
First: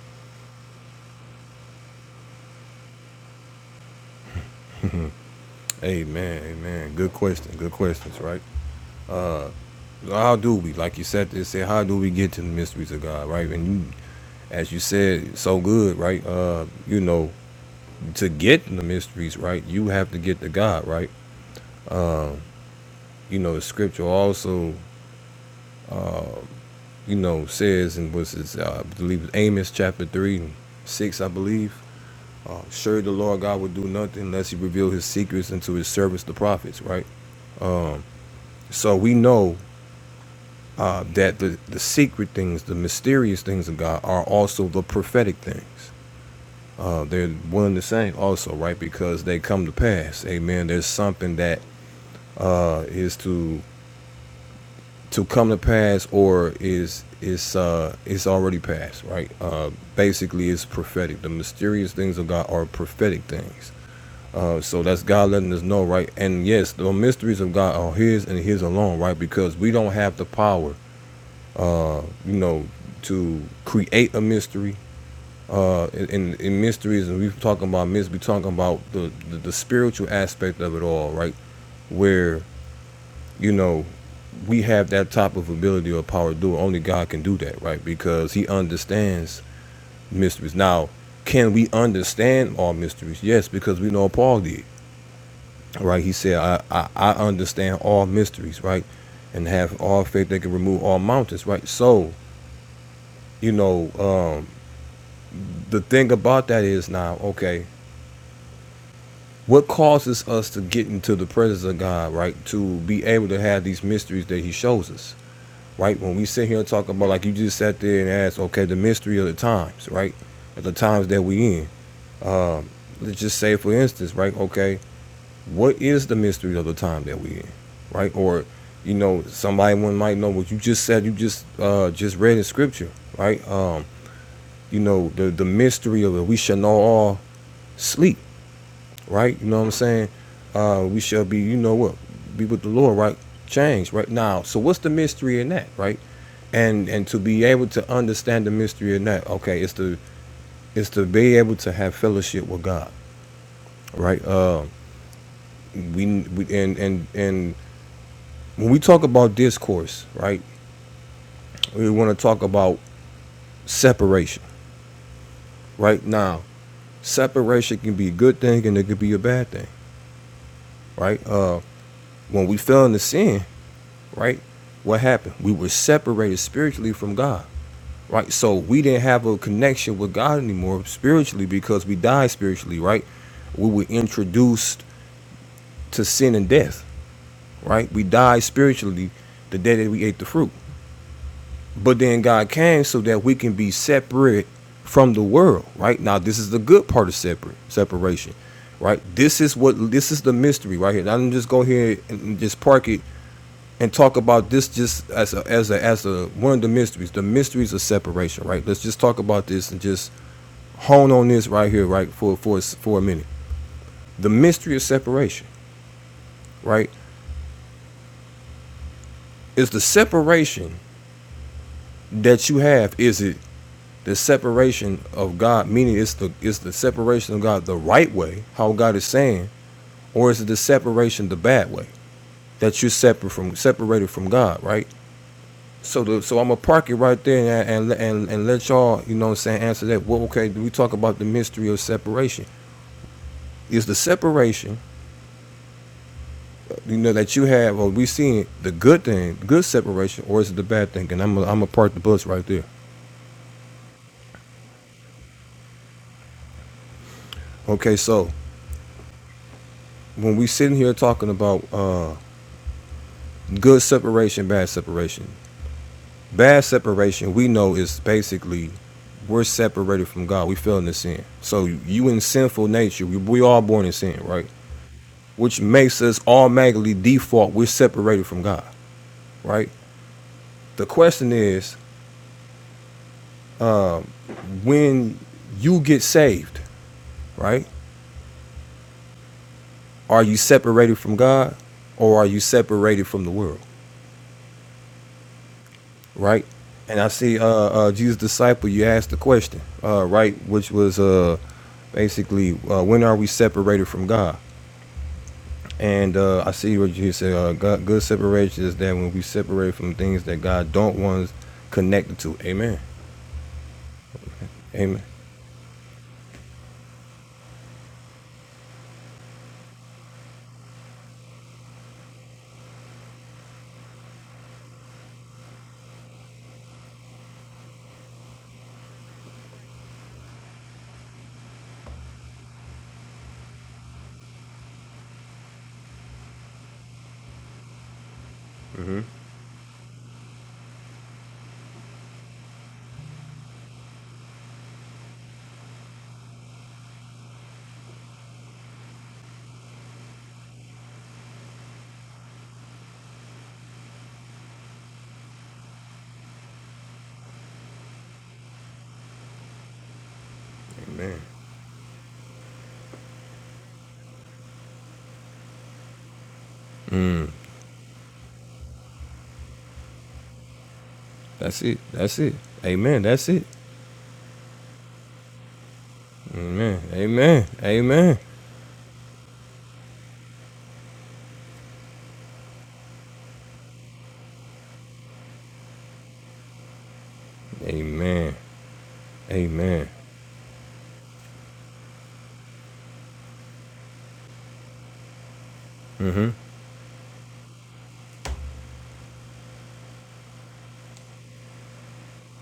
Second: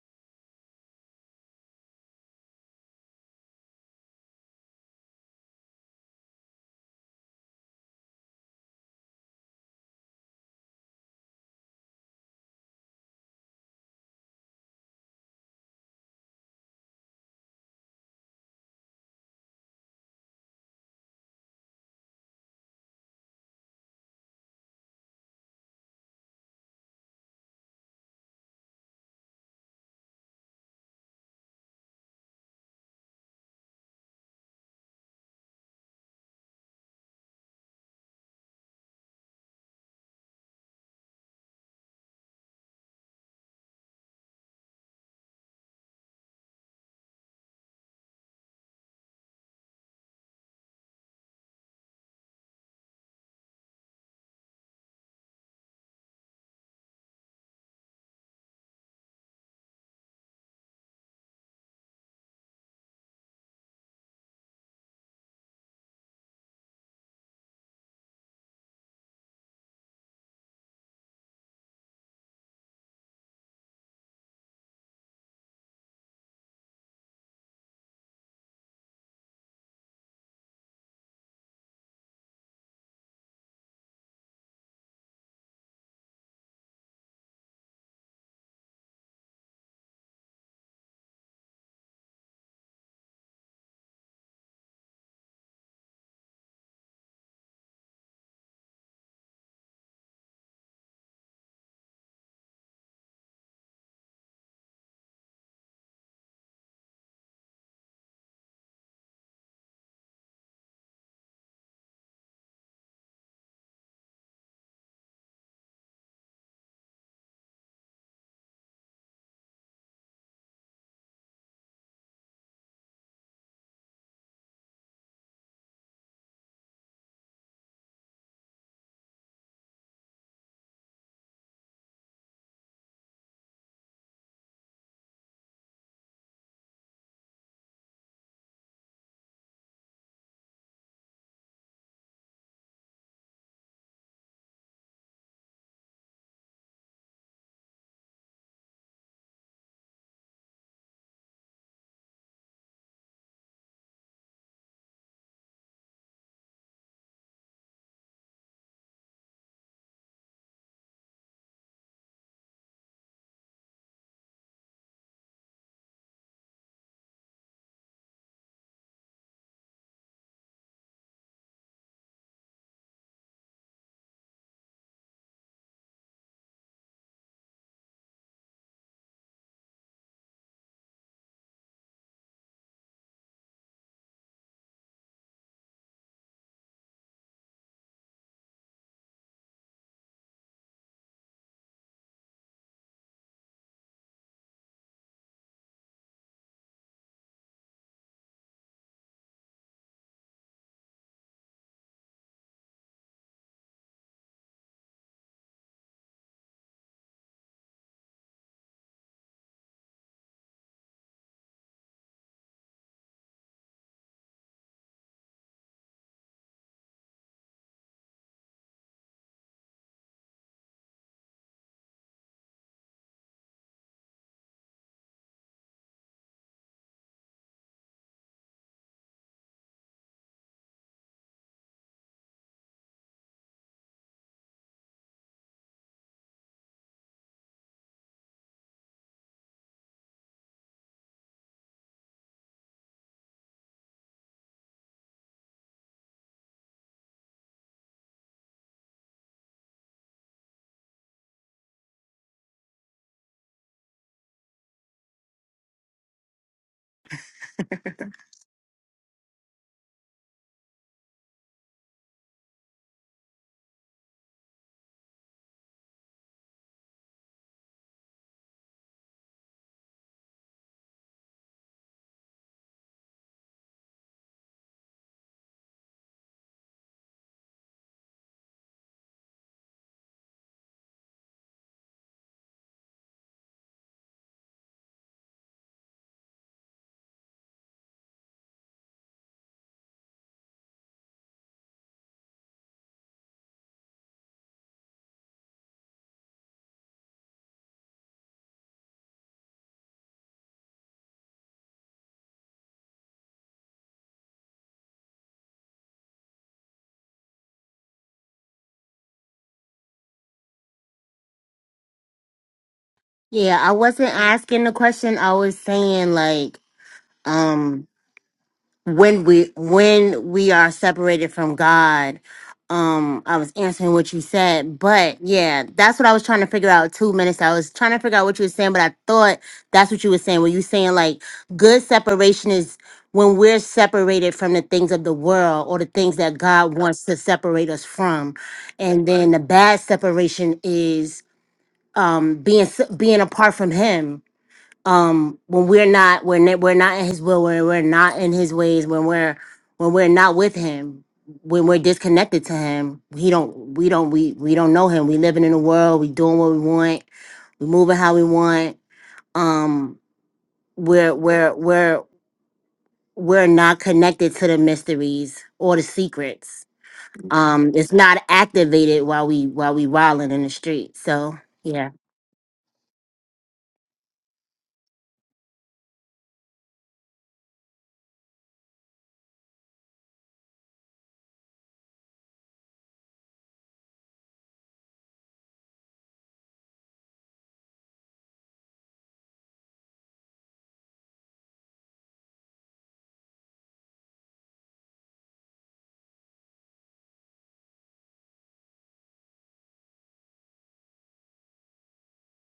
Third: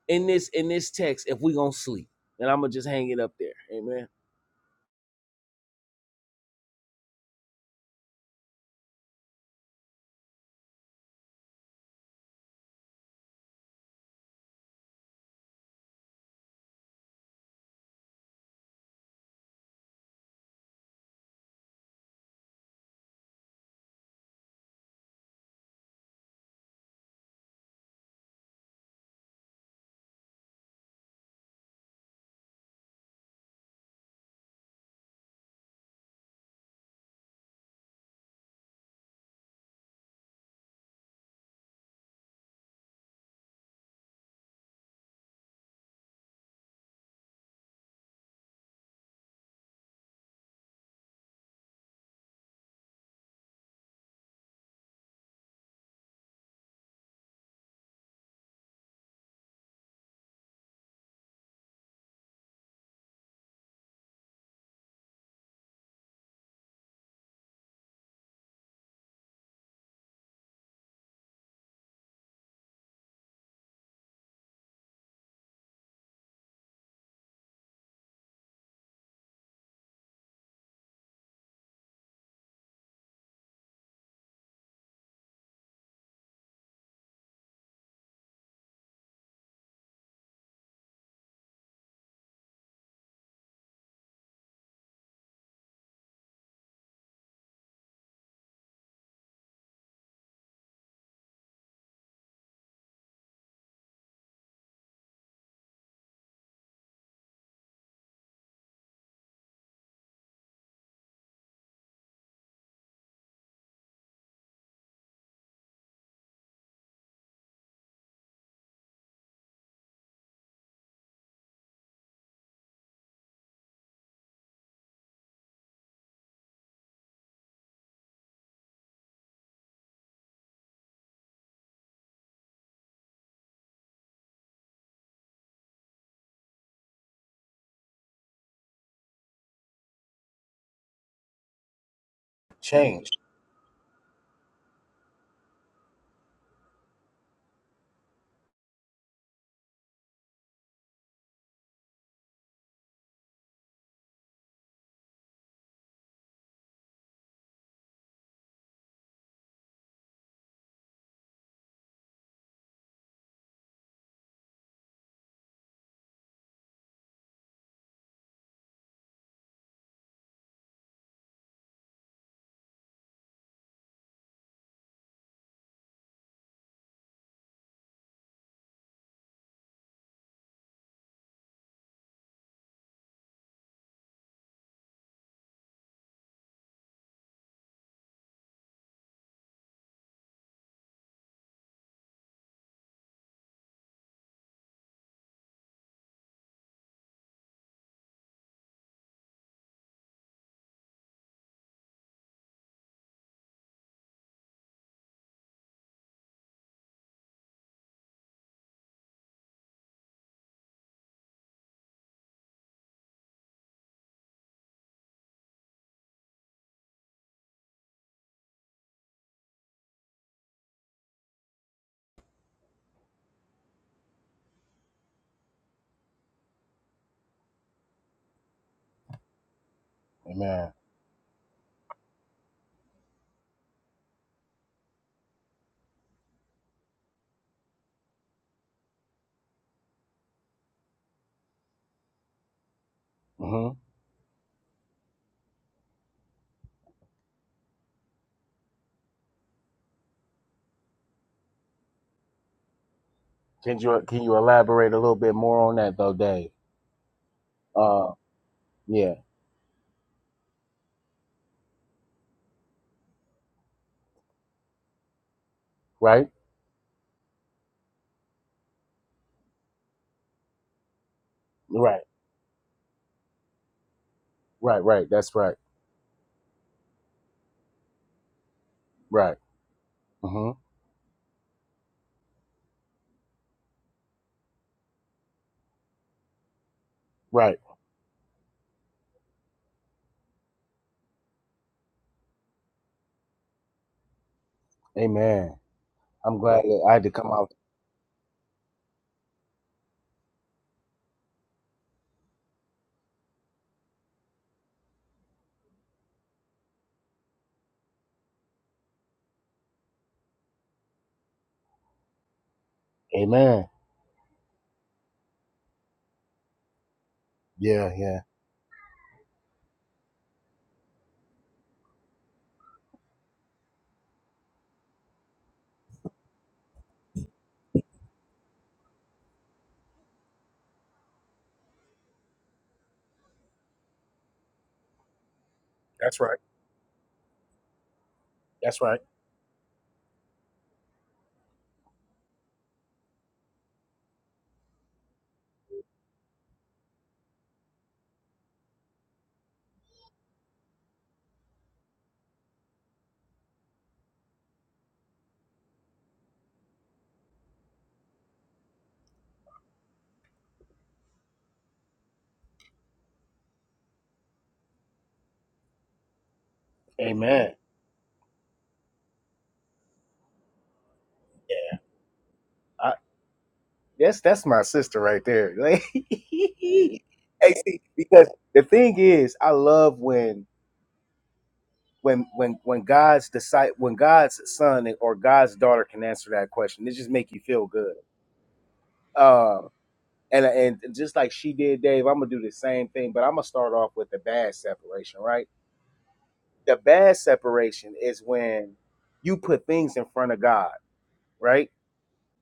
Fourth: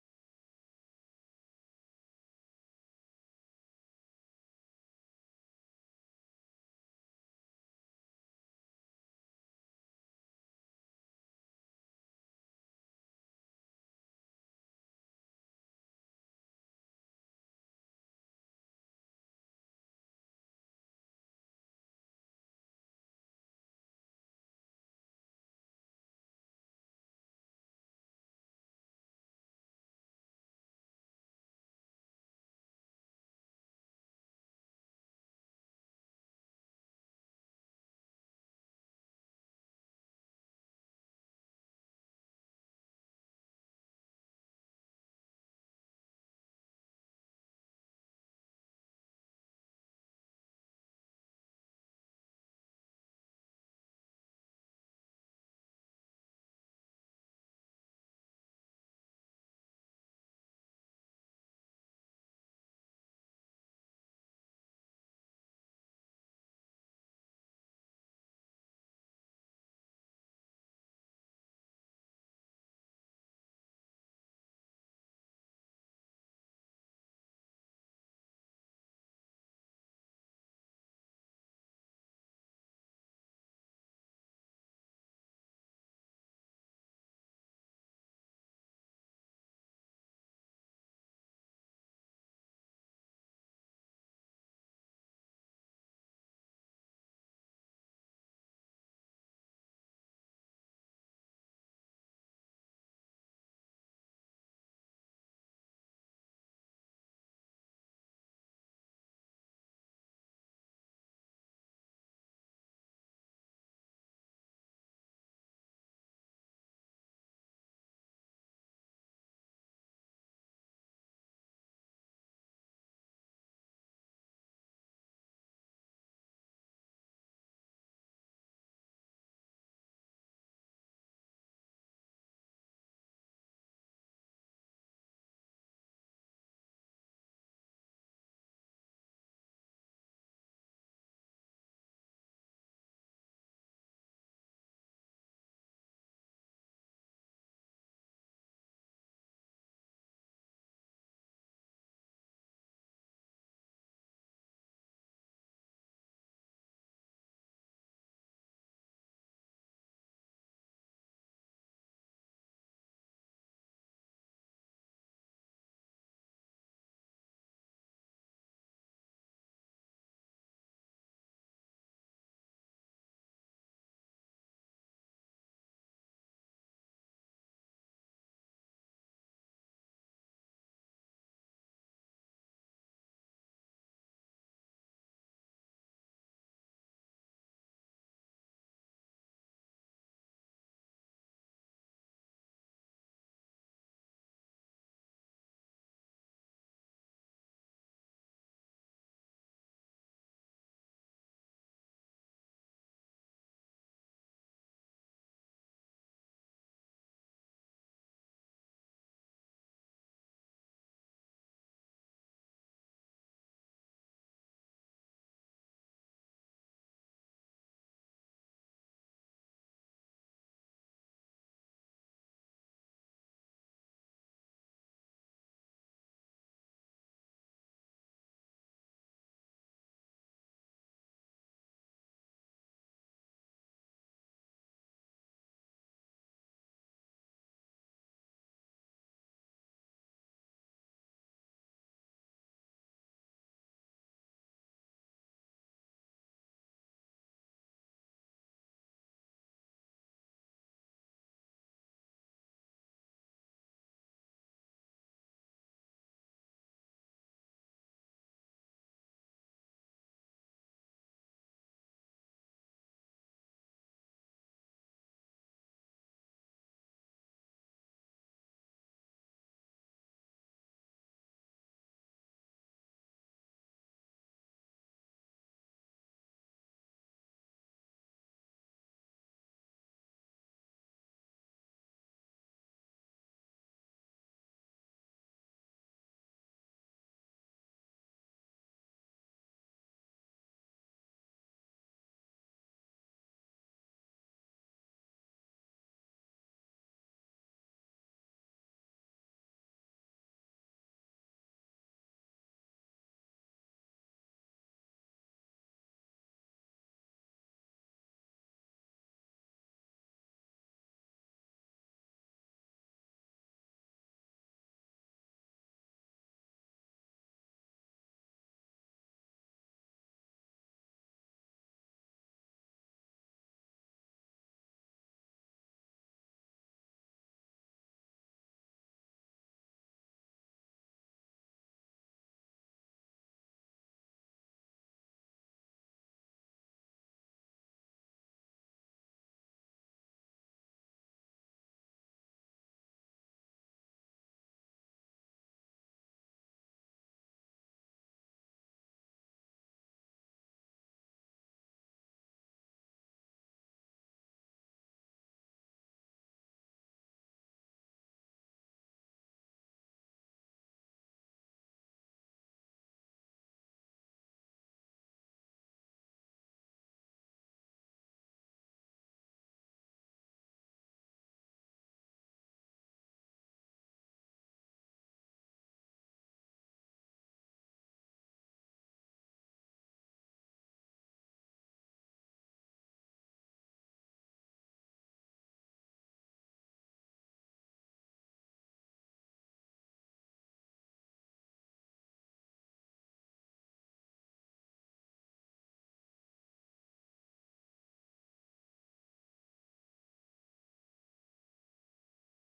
[SPEAKER 2] in this in this text if we gonna sleep? And I'm gonna just hang it up there. Amen.
[SPEAKER 1] Amen. Amen. Good question. Good questions, right? How do we, like you said, it said, how do we get to the mysteries of God, right? And you, as you said, so good, right? Uh, you know, to get in the mysteries, right, you have to get to God, right? You know, the scripture also, you know, says, and was it, uh, I believe it's Amos chapter 3 and 6, I believe, uh, sure the Lord God would do nothing unless he revealed his secrets unto his servants, the prophets, right? So we know uh, that the, the secret things, the mysterious things of God are also the prophetic things uh, they're one and the same also right because they come to pass amen there's something that uh, is to to come to pass or is is uh is already passed, right uh basically it's prophetic the mysterious things of god are prophetic things uh so that's god letting us know right and yes the mysteries of god are his and his alone right because we don't have the power uh you know to create a mystery uh, in, in, mysteries, and we talking about myths, we talking about the, the, the spiritual aspect of it all, right? Where, you know, we have that type of ability or power to do it. Only God can do that, right? Because he understands mysteries. Now, can we understand all mysteries? Yes, because we know Paul did, right? He said, I, I, I understand all mysteries, right? And have all faith that can remove all mountains, right? So, you know, um, the thing about that is now, okay, What causes us to get into the presence of God, right? To be able to have these mysteries that He shows us, right? When we sit here and talk about, like you just sat there and asked, okay, the mystery of the times, right? Of the times that we in. Let's just say, for instance, right? Okay, what is the mystery of the time that we in, right? Or, you know, somebody one might know what you just said. You just uh just read in Scripture, right? Um, you know, the the mystery of it. We shall know all sleep right? You know what I'm saying? Uh, we shall be, you know what, be with the Lord,
[SPEAKER 2] Change.
[SPEAKER 1] right? change right? Now, so what's the mystery in that, right? And and to be able to understand the mystery in that, okay, it's to it's to be able to have fellowship with God, right? Uh, we, we and and and when we talk about discourse, right? We want to talk about separation, right? Now, separation can be a good thing and it could be a bad thing, right? Uh, when we fell into sin, right? What happened? We were separated spiritually from God, right? So we didn't have a connection with God anymore spiritually because we died spiritually, right? We were introduced to sin and death, right? We died spiritually the day that we ate the fruit. But then God came so that we can be separate from the world, right? Now this is the good part of separate separation, right? This is what this is the mystery right here. Now I'm just go here and just park it and talk about this just as a, as a, as a one of the mysteries, the mysteries of separation, right? Let's just talk about this and just hone on this right here, right, for for for a minute. The mystery of separation, right? Is the separation that you have is it the separation of God, meaning it's the it's the separation of God the right way, how God is saying, or is it the
[SPEAKER 2] Amen.
[SPEAKER 1] separation the bad way that you're separate from separated from God, right? So the, so I'm gonna park it right there and, and and and let y'all, you know what I'm saying, answer that. Well, okay, do we talk about the mystery of separation?
[SPEAKER 2] hmm
[SPEAKER 1] Is the separation, you know, that you have, or we seeing it, the good thing, good separation, or is it the bad thing? And I'm gonna I'm gonna park the bus right there.
[SPEAKER 2] Can you can you elaborate a little bit more on that though, Dave?
[SPEAKER 1] Okay,
[SPEAKER 2] Uh,
[SPEAKER 1] so
[SPEAKER 2] yeah,
[SPEAKER 1] when we sitting here talking about uh, good separation, bad separation,
[SPEAKER 2] right,
[SPEAKER 1] bad separation, we know is basically we're separated from God. We fell into sin. So
[SPEAKER 2] right,
[SPEAKER 1] you in sinful nature. We, we all born in sin, right?
[SPEAKER 2] right, right. That's right,
[SPEAKER 1] which makes us automatically default we're separated from God,
[SPEAKER 2] right,
[SPEAKER 1] right?
[SPEAKER 2] hmm
[SPEAKER 1] The question is when you get saved,
[SPEAKER 2] right.
[SPEAKER 1] right? Are you separated from God or are you separated from the world,
[SPEAKER 2] Amen. I'm
[SPEAKER 1] right?
[SPEAKER 2] glad that I
[SPEAKER 1] And
[SPEAKER 2] had
[SPEAKER 1] I
[SPEAKER 2] to come
[SPEAKER 1] see uh,
[SPEAKER 2] out.
[SPEAKER 1] uh, Jesus' disciple, you asked the question, uh, right? Which was uh, basically, uh, when are we separated from God? And uh, I see what you said. Uh, God, good separation is that when we separate from things that God don't want us connected to. Amen.
[SPEAKER 3] Yeah,
[SPEAKER 2] Amen.
[SPEAKER 3] I wasn't asking the
[SPEAKER 1] Amen.
[SPEAKER 3] question. I was saying like, um,
[SPEAKER 2] Yeah, yeah.
[SPEAKER 3] when we when we are separated from God. Um, I was answering what you said, but yeah, that's what I was trying to figure out two minutes. I was trying to figure out what you were saying, but I thought that's what you were saying. Were you saying like good separation is when we're separated from the things of the world or the things that God wants to separate us from,
[SPEAKER 1] Mm-hmm.
[SPEAKER 3] and then the bad separation is um being s- being apart from Him um when we're not when we're we're not in his will when we're not in his ways when we're when we're not with him when we're disconnected to him he don't we don't we we don't know him we living in the world we doing what we want we moving how we want um we're we're we're we're not connected to the mysteries or the secrets
[SPEAKER 2] Amen.
[SPEAKER 3] um it's not activated while we while we wilding in the street so
[SPEAKER 1] That's it.
[SPEAKER 3] yeah
[SPEAKER 1] That's it.
[SPEAKER 2] I,
[SPEAKER 1] Amen. That's it.
[SPEAKER 2] that's that's my sister right there.
[SPEAKER 1] Amen. Amen.
[SPEAKER 2] Like, hey, see,
[SPEAKER 1] Amen.
[SPEAKER 2] because the thing is, I love when when when when God's decide when God's son or God's daughter can answer that question. It just make you feel good.
[SPEAKER 1] Amen.
[SPEAKER 2] Um,
[SPEAKER 1] Amen.
[SPEAKER 2] and and just like she did, Dave, I'm gonna do the same thing, but I'm gonna start off with the bad separation, right?
[SPEAKER 1] Mm-hmm.
[SPEAKER 2] The bad separation is when you put things in front of God, right?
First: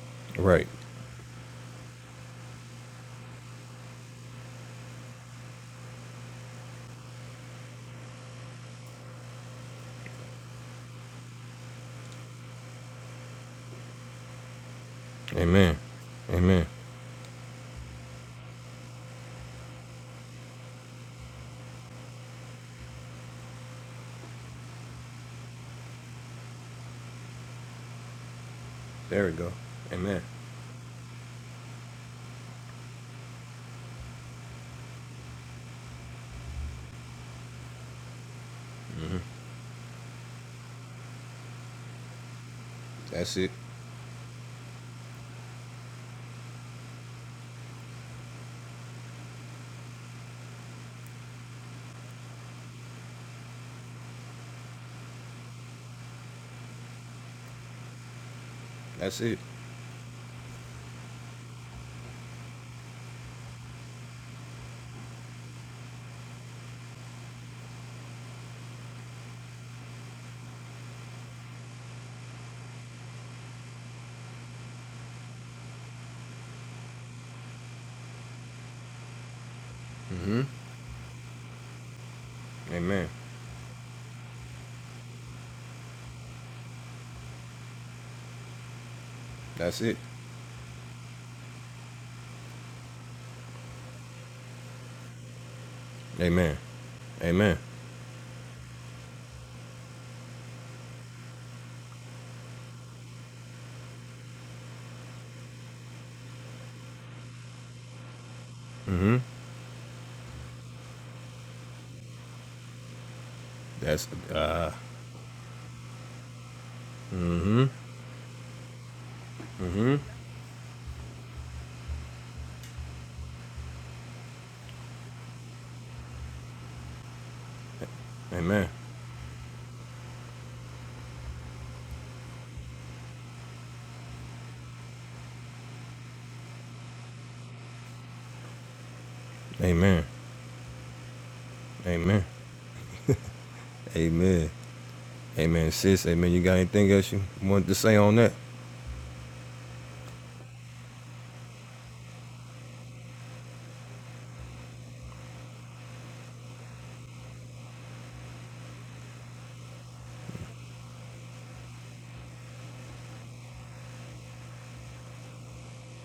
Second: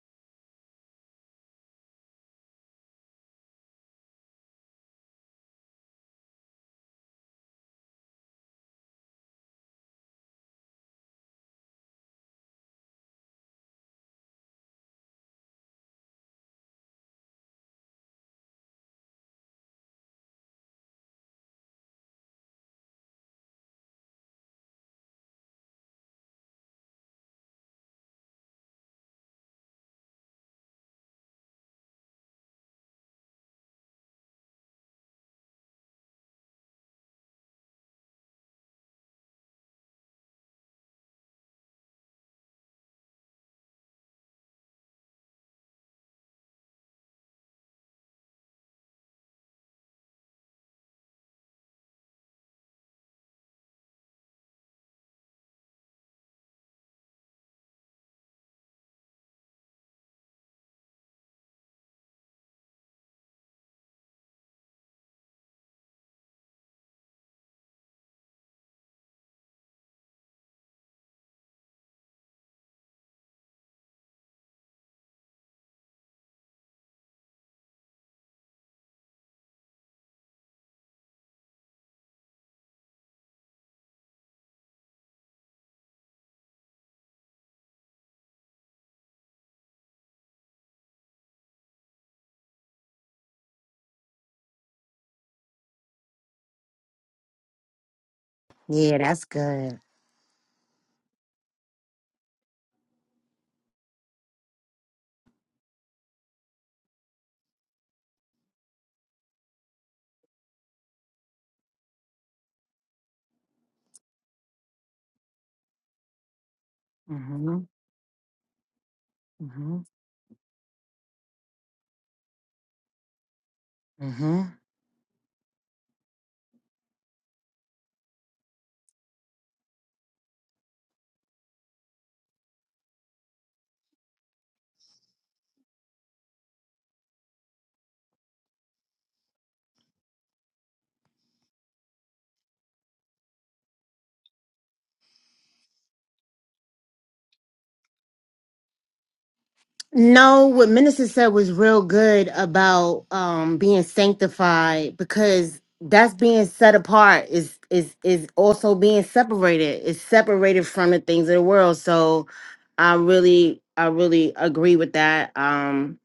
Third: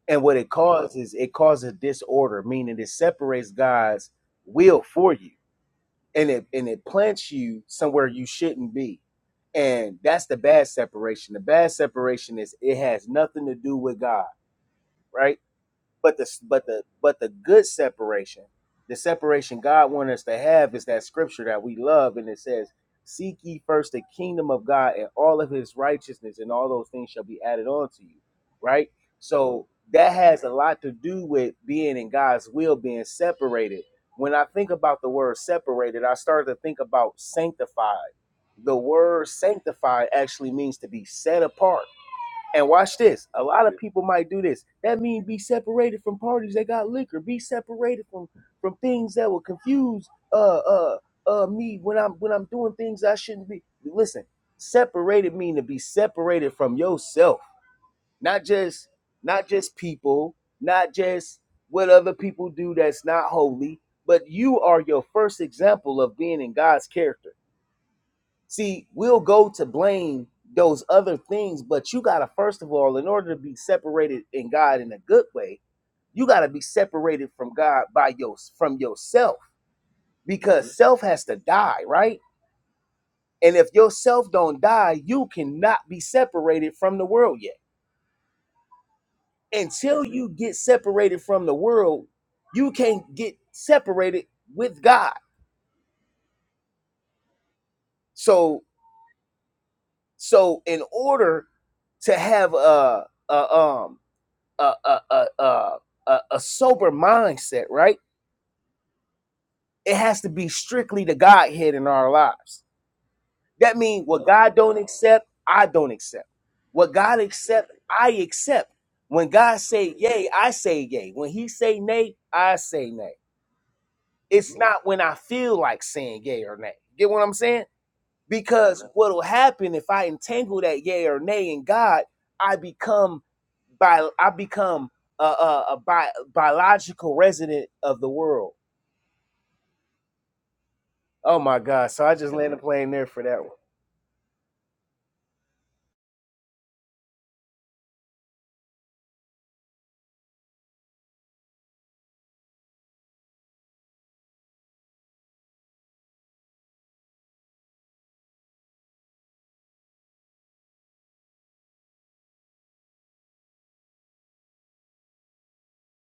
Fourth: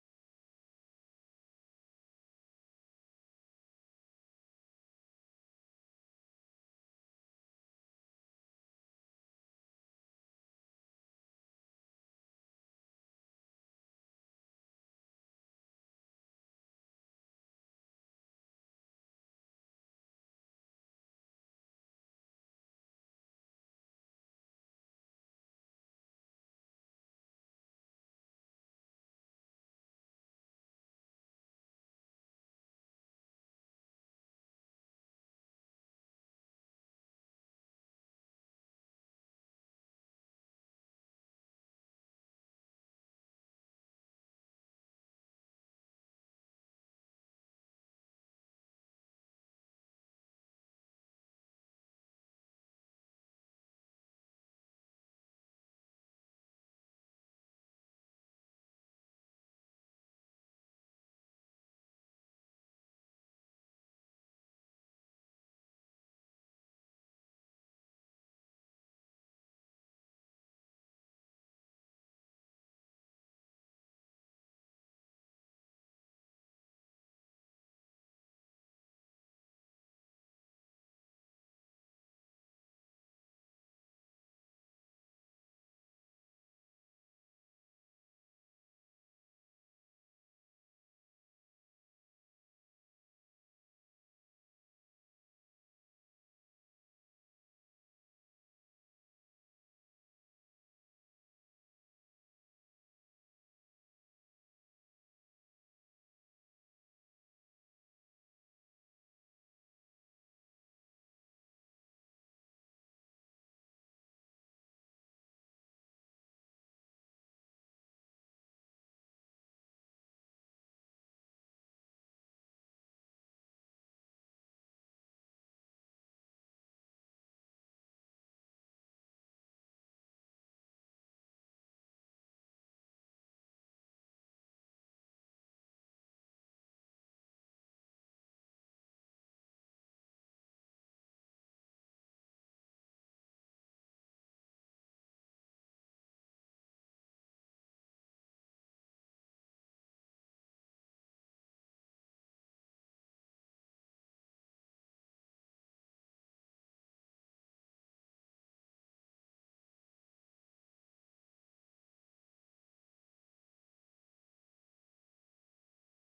[SPEAKER 2] And what it
[SPEAKER 1] Right.
[SPEAKER 2] causes, it causes disorder, meaning it separates God's will for you, and it and it plants you somewhere you shouldn't be, and that's the bad separation. The bad separation is it has nothing to do with God, right?
[SPEAKER 1] Amen.
[SPEAKER 2] But the but
[SPEAKER 1] Amen.
[SPEAKER 2] the but the good separation, the separation God wants us to have is that scripture that we love, and it says, "Seek ye first the kingdom of God and all of His righteousness, and all those things shall be added on to you." Right.
[SPEAKER 1] There we go.
[SPEAKER 2] So that
[SPEAKER 1] Amen.
[SPEAKER 2] has a lot to do with being in God's will, being separated. When I think about the word separated, I start to think about sanctified. The word sanctified actually means to be set apart and watch this.
[SPEAKER 1] That's
[SPEAKER 2] A
[SPEAKER 1] it.
[SPEAKER 2] lot of people might do this. That means be separated from parties that got liquor. Be separated from from things that will confuse uh uh uh me when I'm when I'm doing things I shouldn't be. Listen, separated mean to be separated from yourself, not just
[SPEAKER 1] That's it.
[SPEAKER 2] not just people, not just what other people do that's not holy, but you are your first example of being in God's character. See, we'll go to blame those other things, but you got to, first of all, in order to be separated in God in a good way, you got to be separated from God by your from yourself
[SPEAKER 1] Mm-hmm.
[SPEAKER 2] because self has to die, right?
[SPEAKER 1] Amen.
[SPEAKER 2] And if yourself don't die, you cannot be separated from the world yet.
[SPEAKER 1] That's it.
[SPEAKER 2] Until you get separated from the world, you can't get separated with God.
[SPEAKER 1] Amen. Amen.
[SPEAKER 2] So,
[SPEAKER 3] yeah that's good
[SPEAKER 2] so in order to have a, a um a a a a, a, sober mindset, right?
[SPEAKER 1] Mm-hmm.
[SPEAKER 2] It has to be strictly the Godhead in our lives. That means
[SPEAKER 1] That's
[SPEAKER 2] what God
[SPEAKER 1] uh
[SPEAKER 2] don't accept, I don't accept. What God
[SPEAKER 1] mm-hmm.
[SPEAKER 3] mhm
[SPEAKER 2] accept, I accept. When God
[SPEAKER 3] mhm
[SPEAKER 2] say
[SPEAKER 1] Mm-hmm.
[SPEAKER 2] yay, I say yay. When He say nay, I say nay.
[SPEAKER 3] mhm
[SPEAKER 2] It's not when I feel like saying yay or nay. Get what I'm saying?
[SPEAKER 1] Amen.
[SPEAKER 2] Because what will happen if I entangle that yay or nay in God, I become by I become a, a, a bi- biological resident of the world.
[SPEAKER 1] Amen.
[SPEAKER 2] Oh my God! So I
[SPEAKER 1] Amen.
[SPEAKER 2] just land a plane there for that
[SPEAKER 1] Amen. Amen. Sis, amen. You got anything else you want to say on that?
[SPEAKER 3] No, what Minister said was real good about um being sanctified because that's being set apart is is is also being separated. It's separated from the things of the world. So I really I really agree with that. Um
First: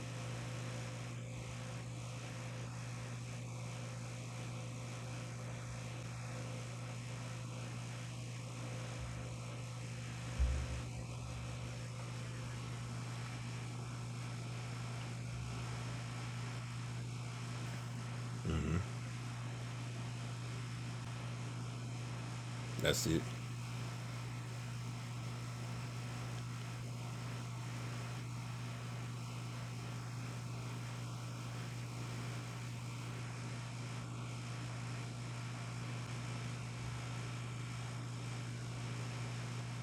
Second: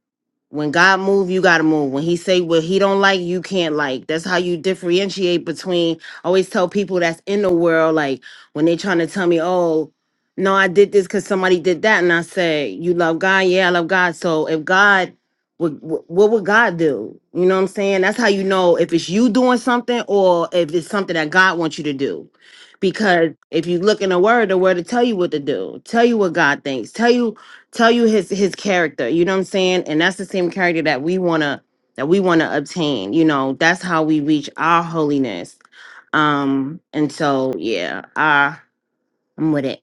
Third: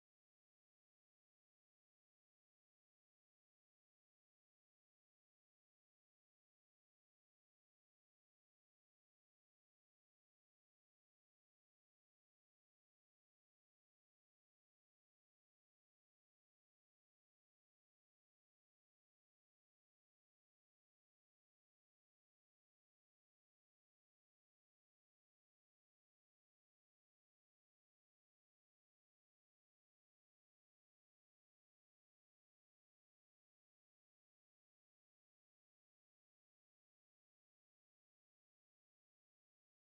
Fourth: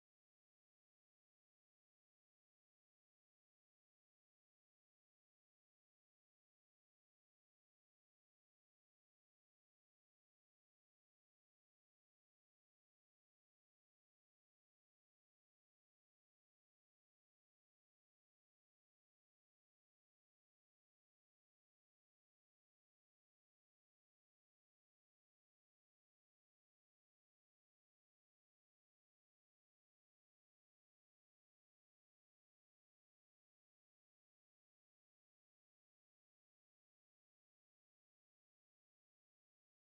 [SPEAKER 3] when God move, you gotta move. When He say what He don't like, you can't like. That's how you differentiate between. I always tell people that's in the world, like when they trying to tell me, "Oh, no, I did this because somebody did that," and I say, "You love God, yeah, I love God." So if God, would, wh- what would God do? You know what I'm saying? That's how you know if it's you doing something or if it's something that God wants you to do.
[SPEAKER 1] That's it.
[SPEAKER 3] Because if you look in the Word, the Word will tell you what to do, tell you what God thinks, tell you tell you his his character you know what i'm saying and that's the same character that we want to that we want to obtain you know that's how we reach our holiness um and so yeah uh i'm with it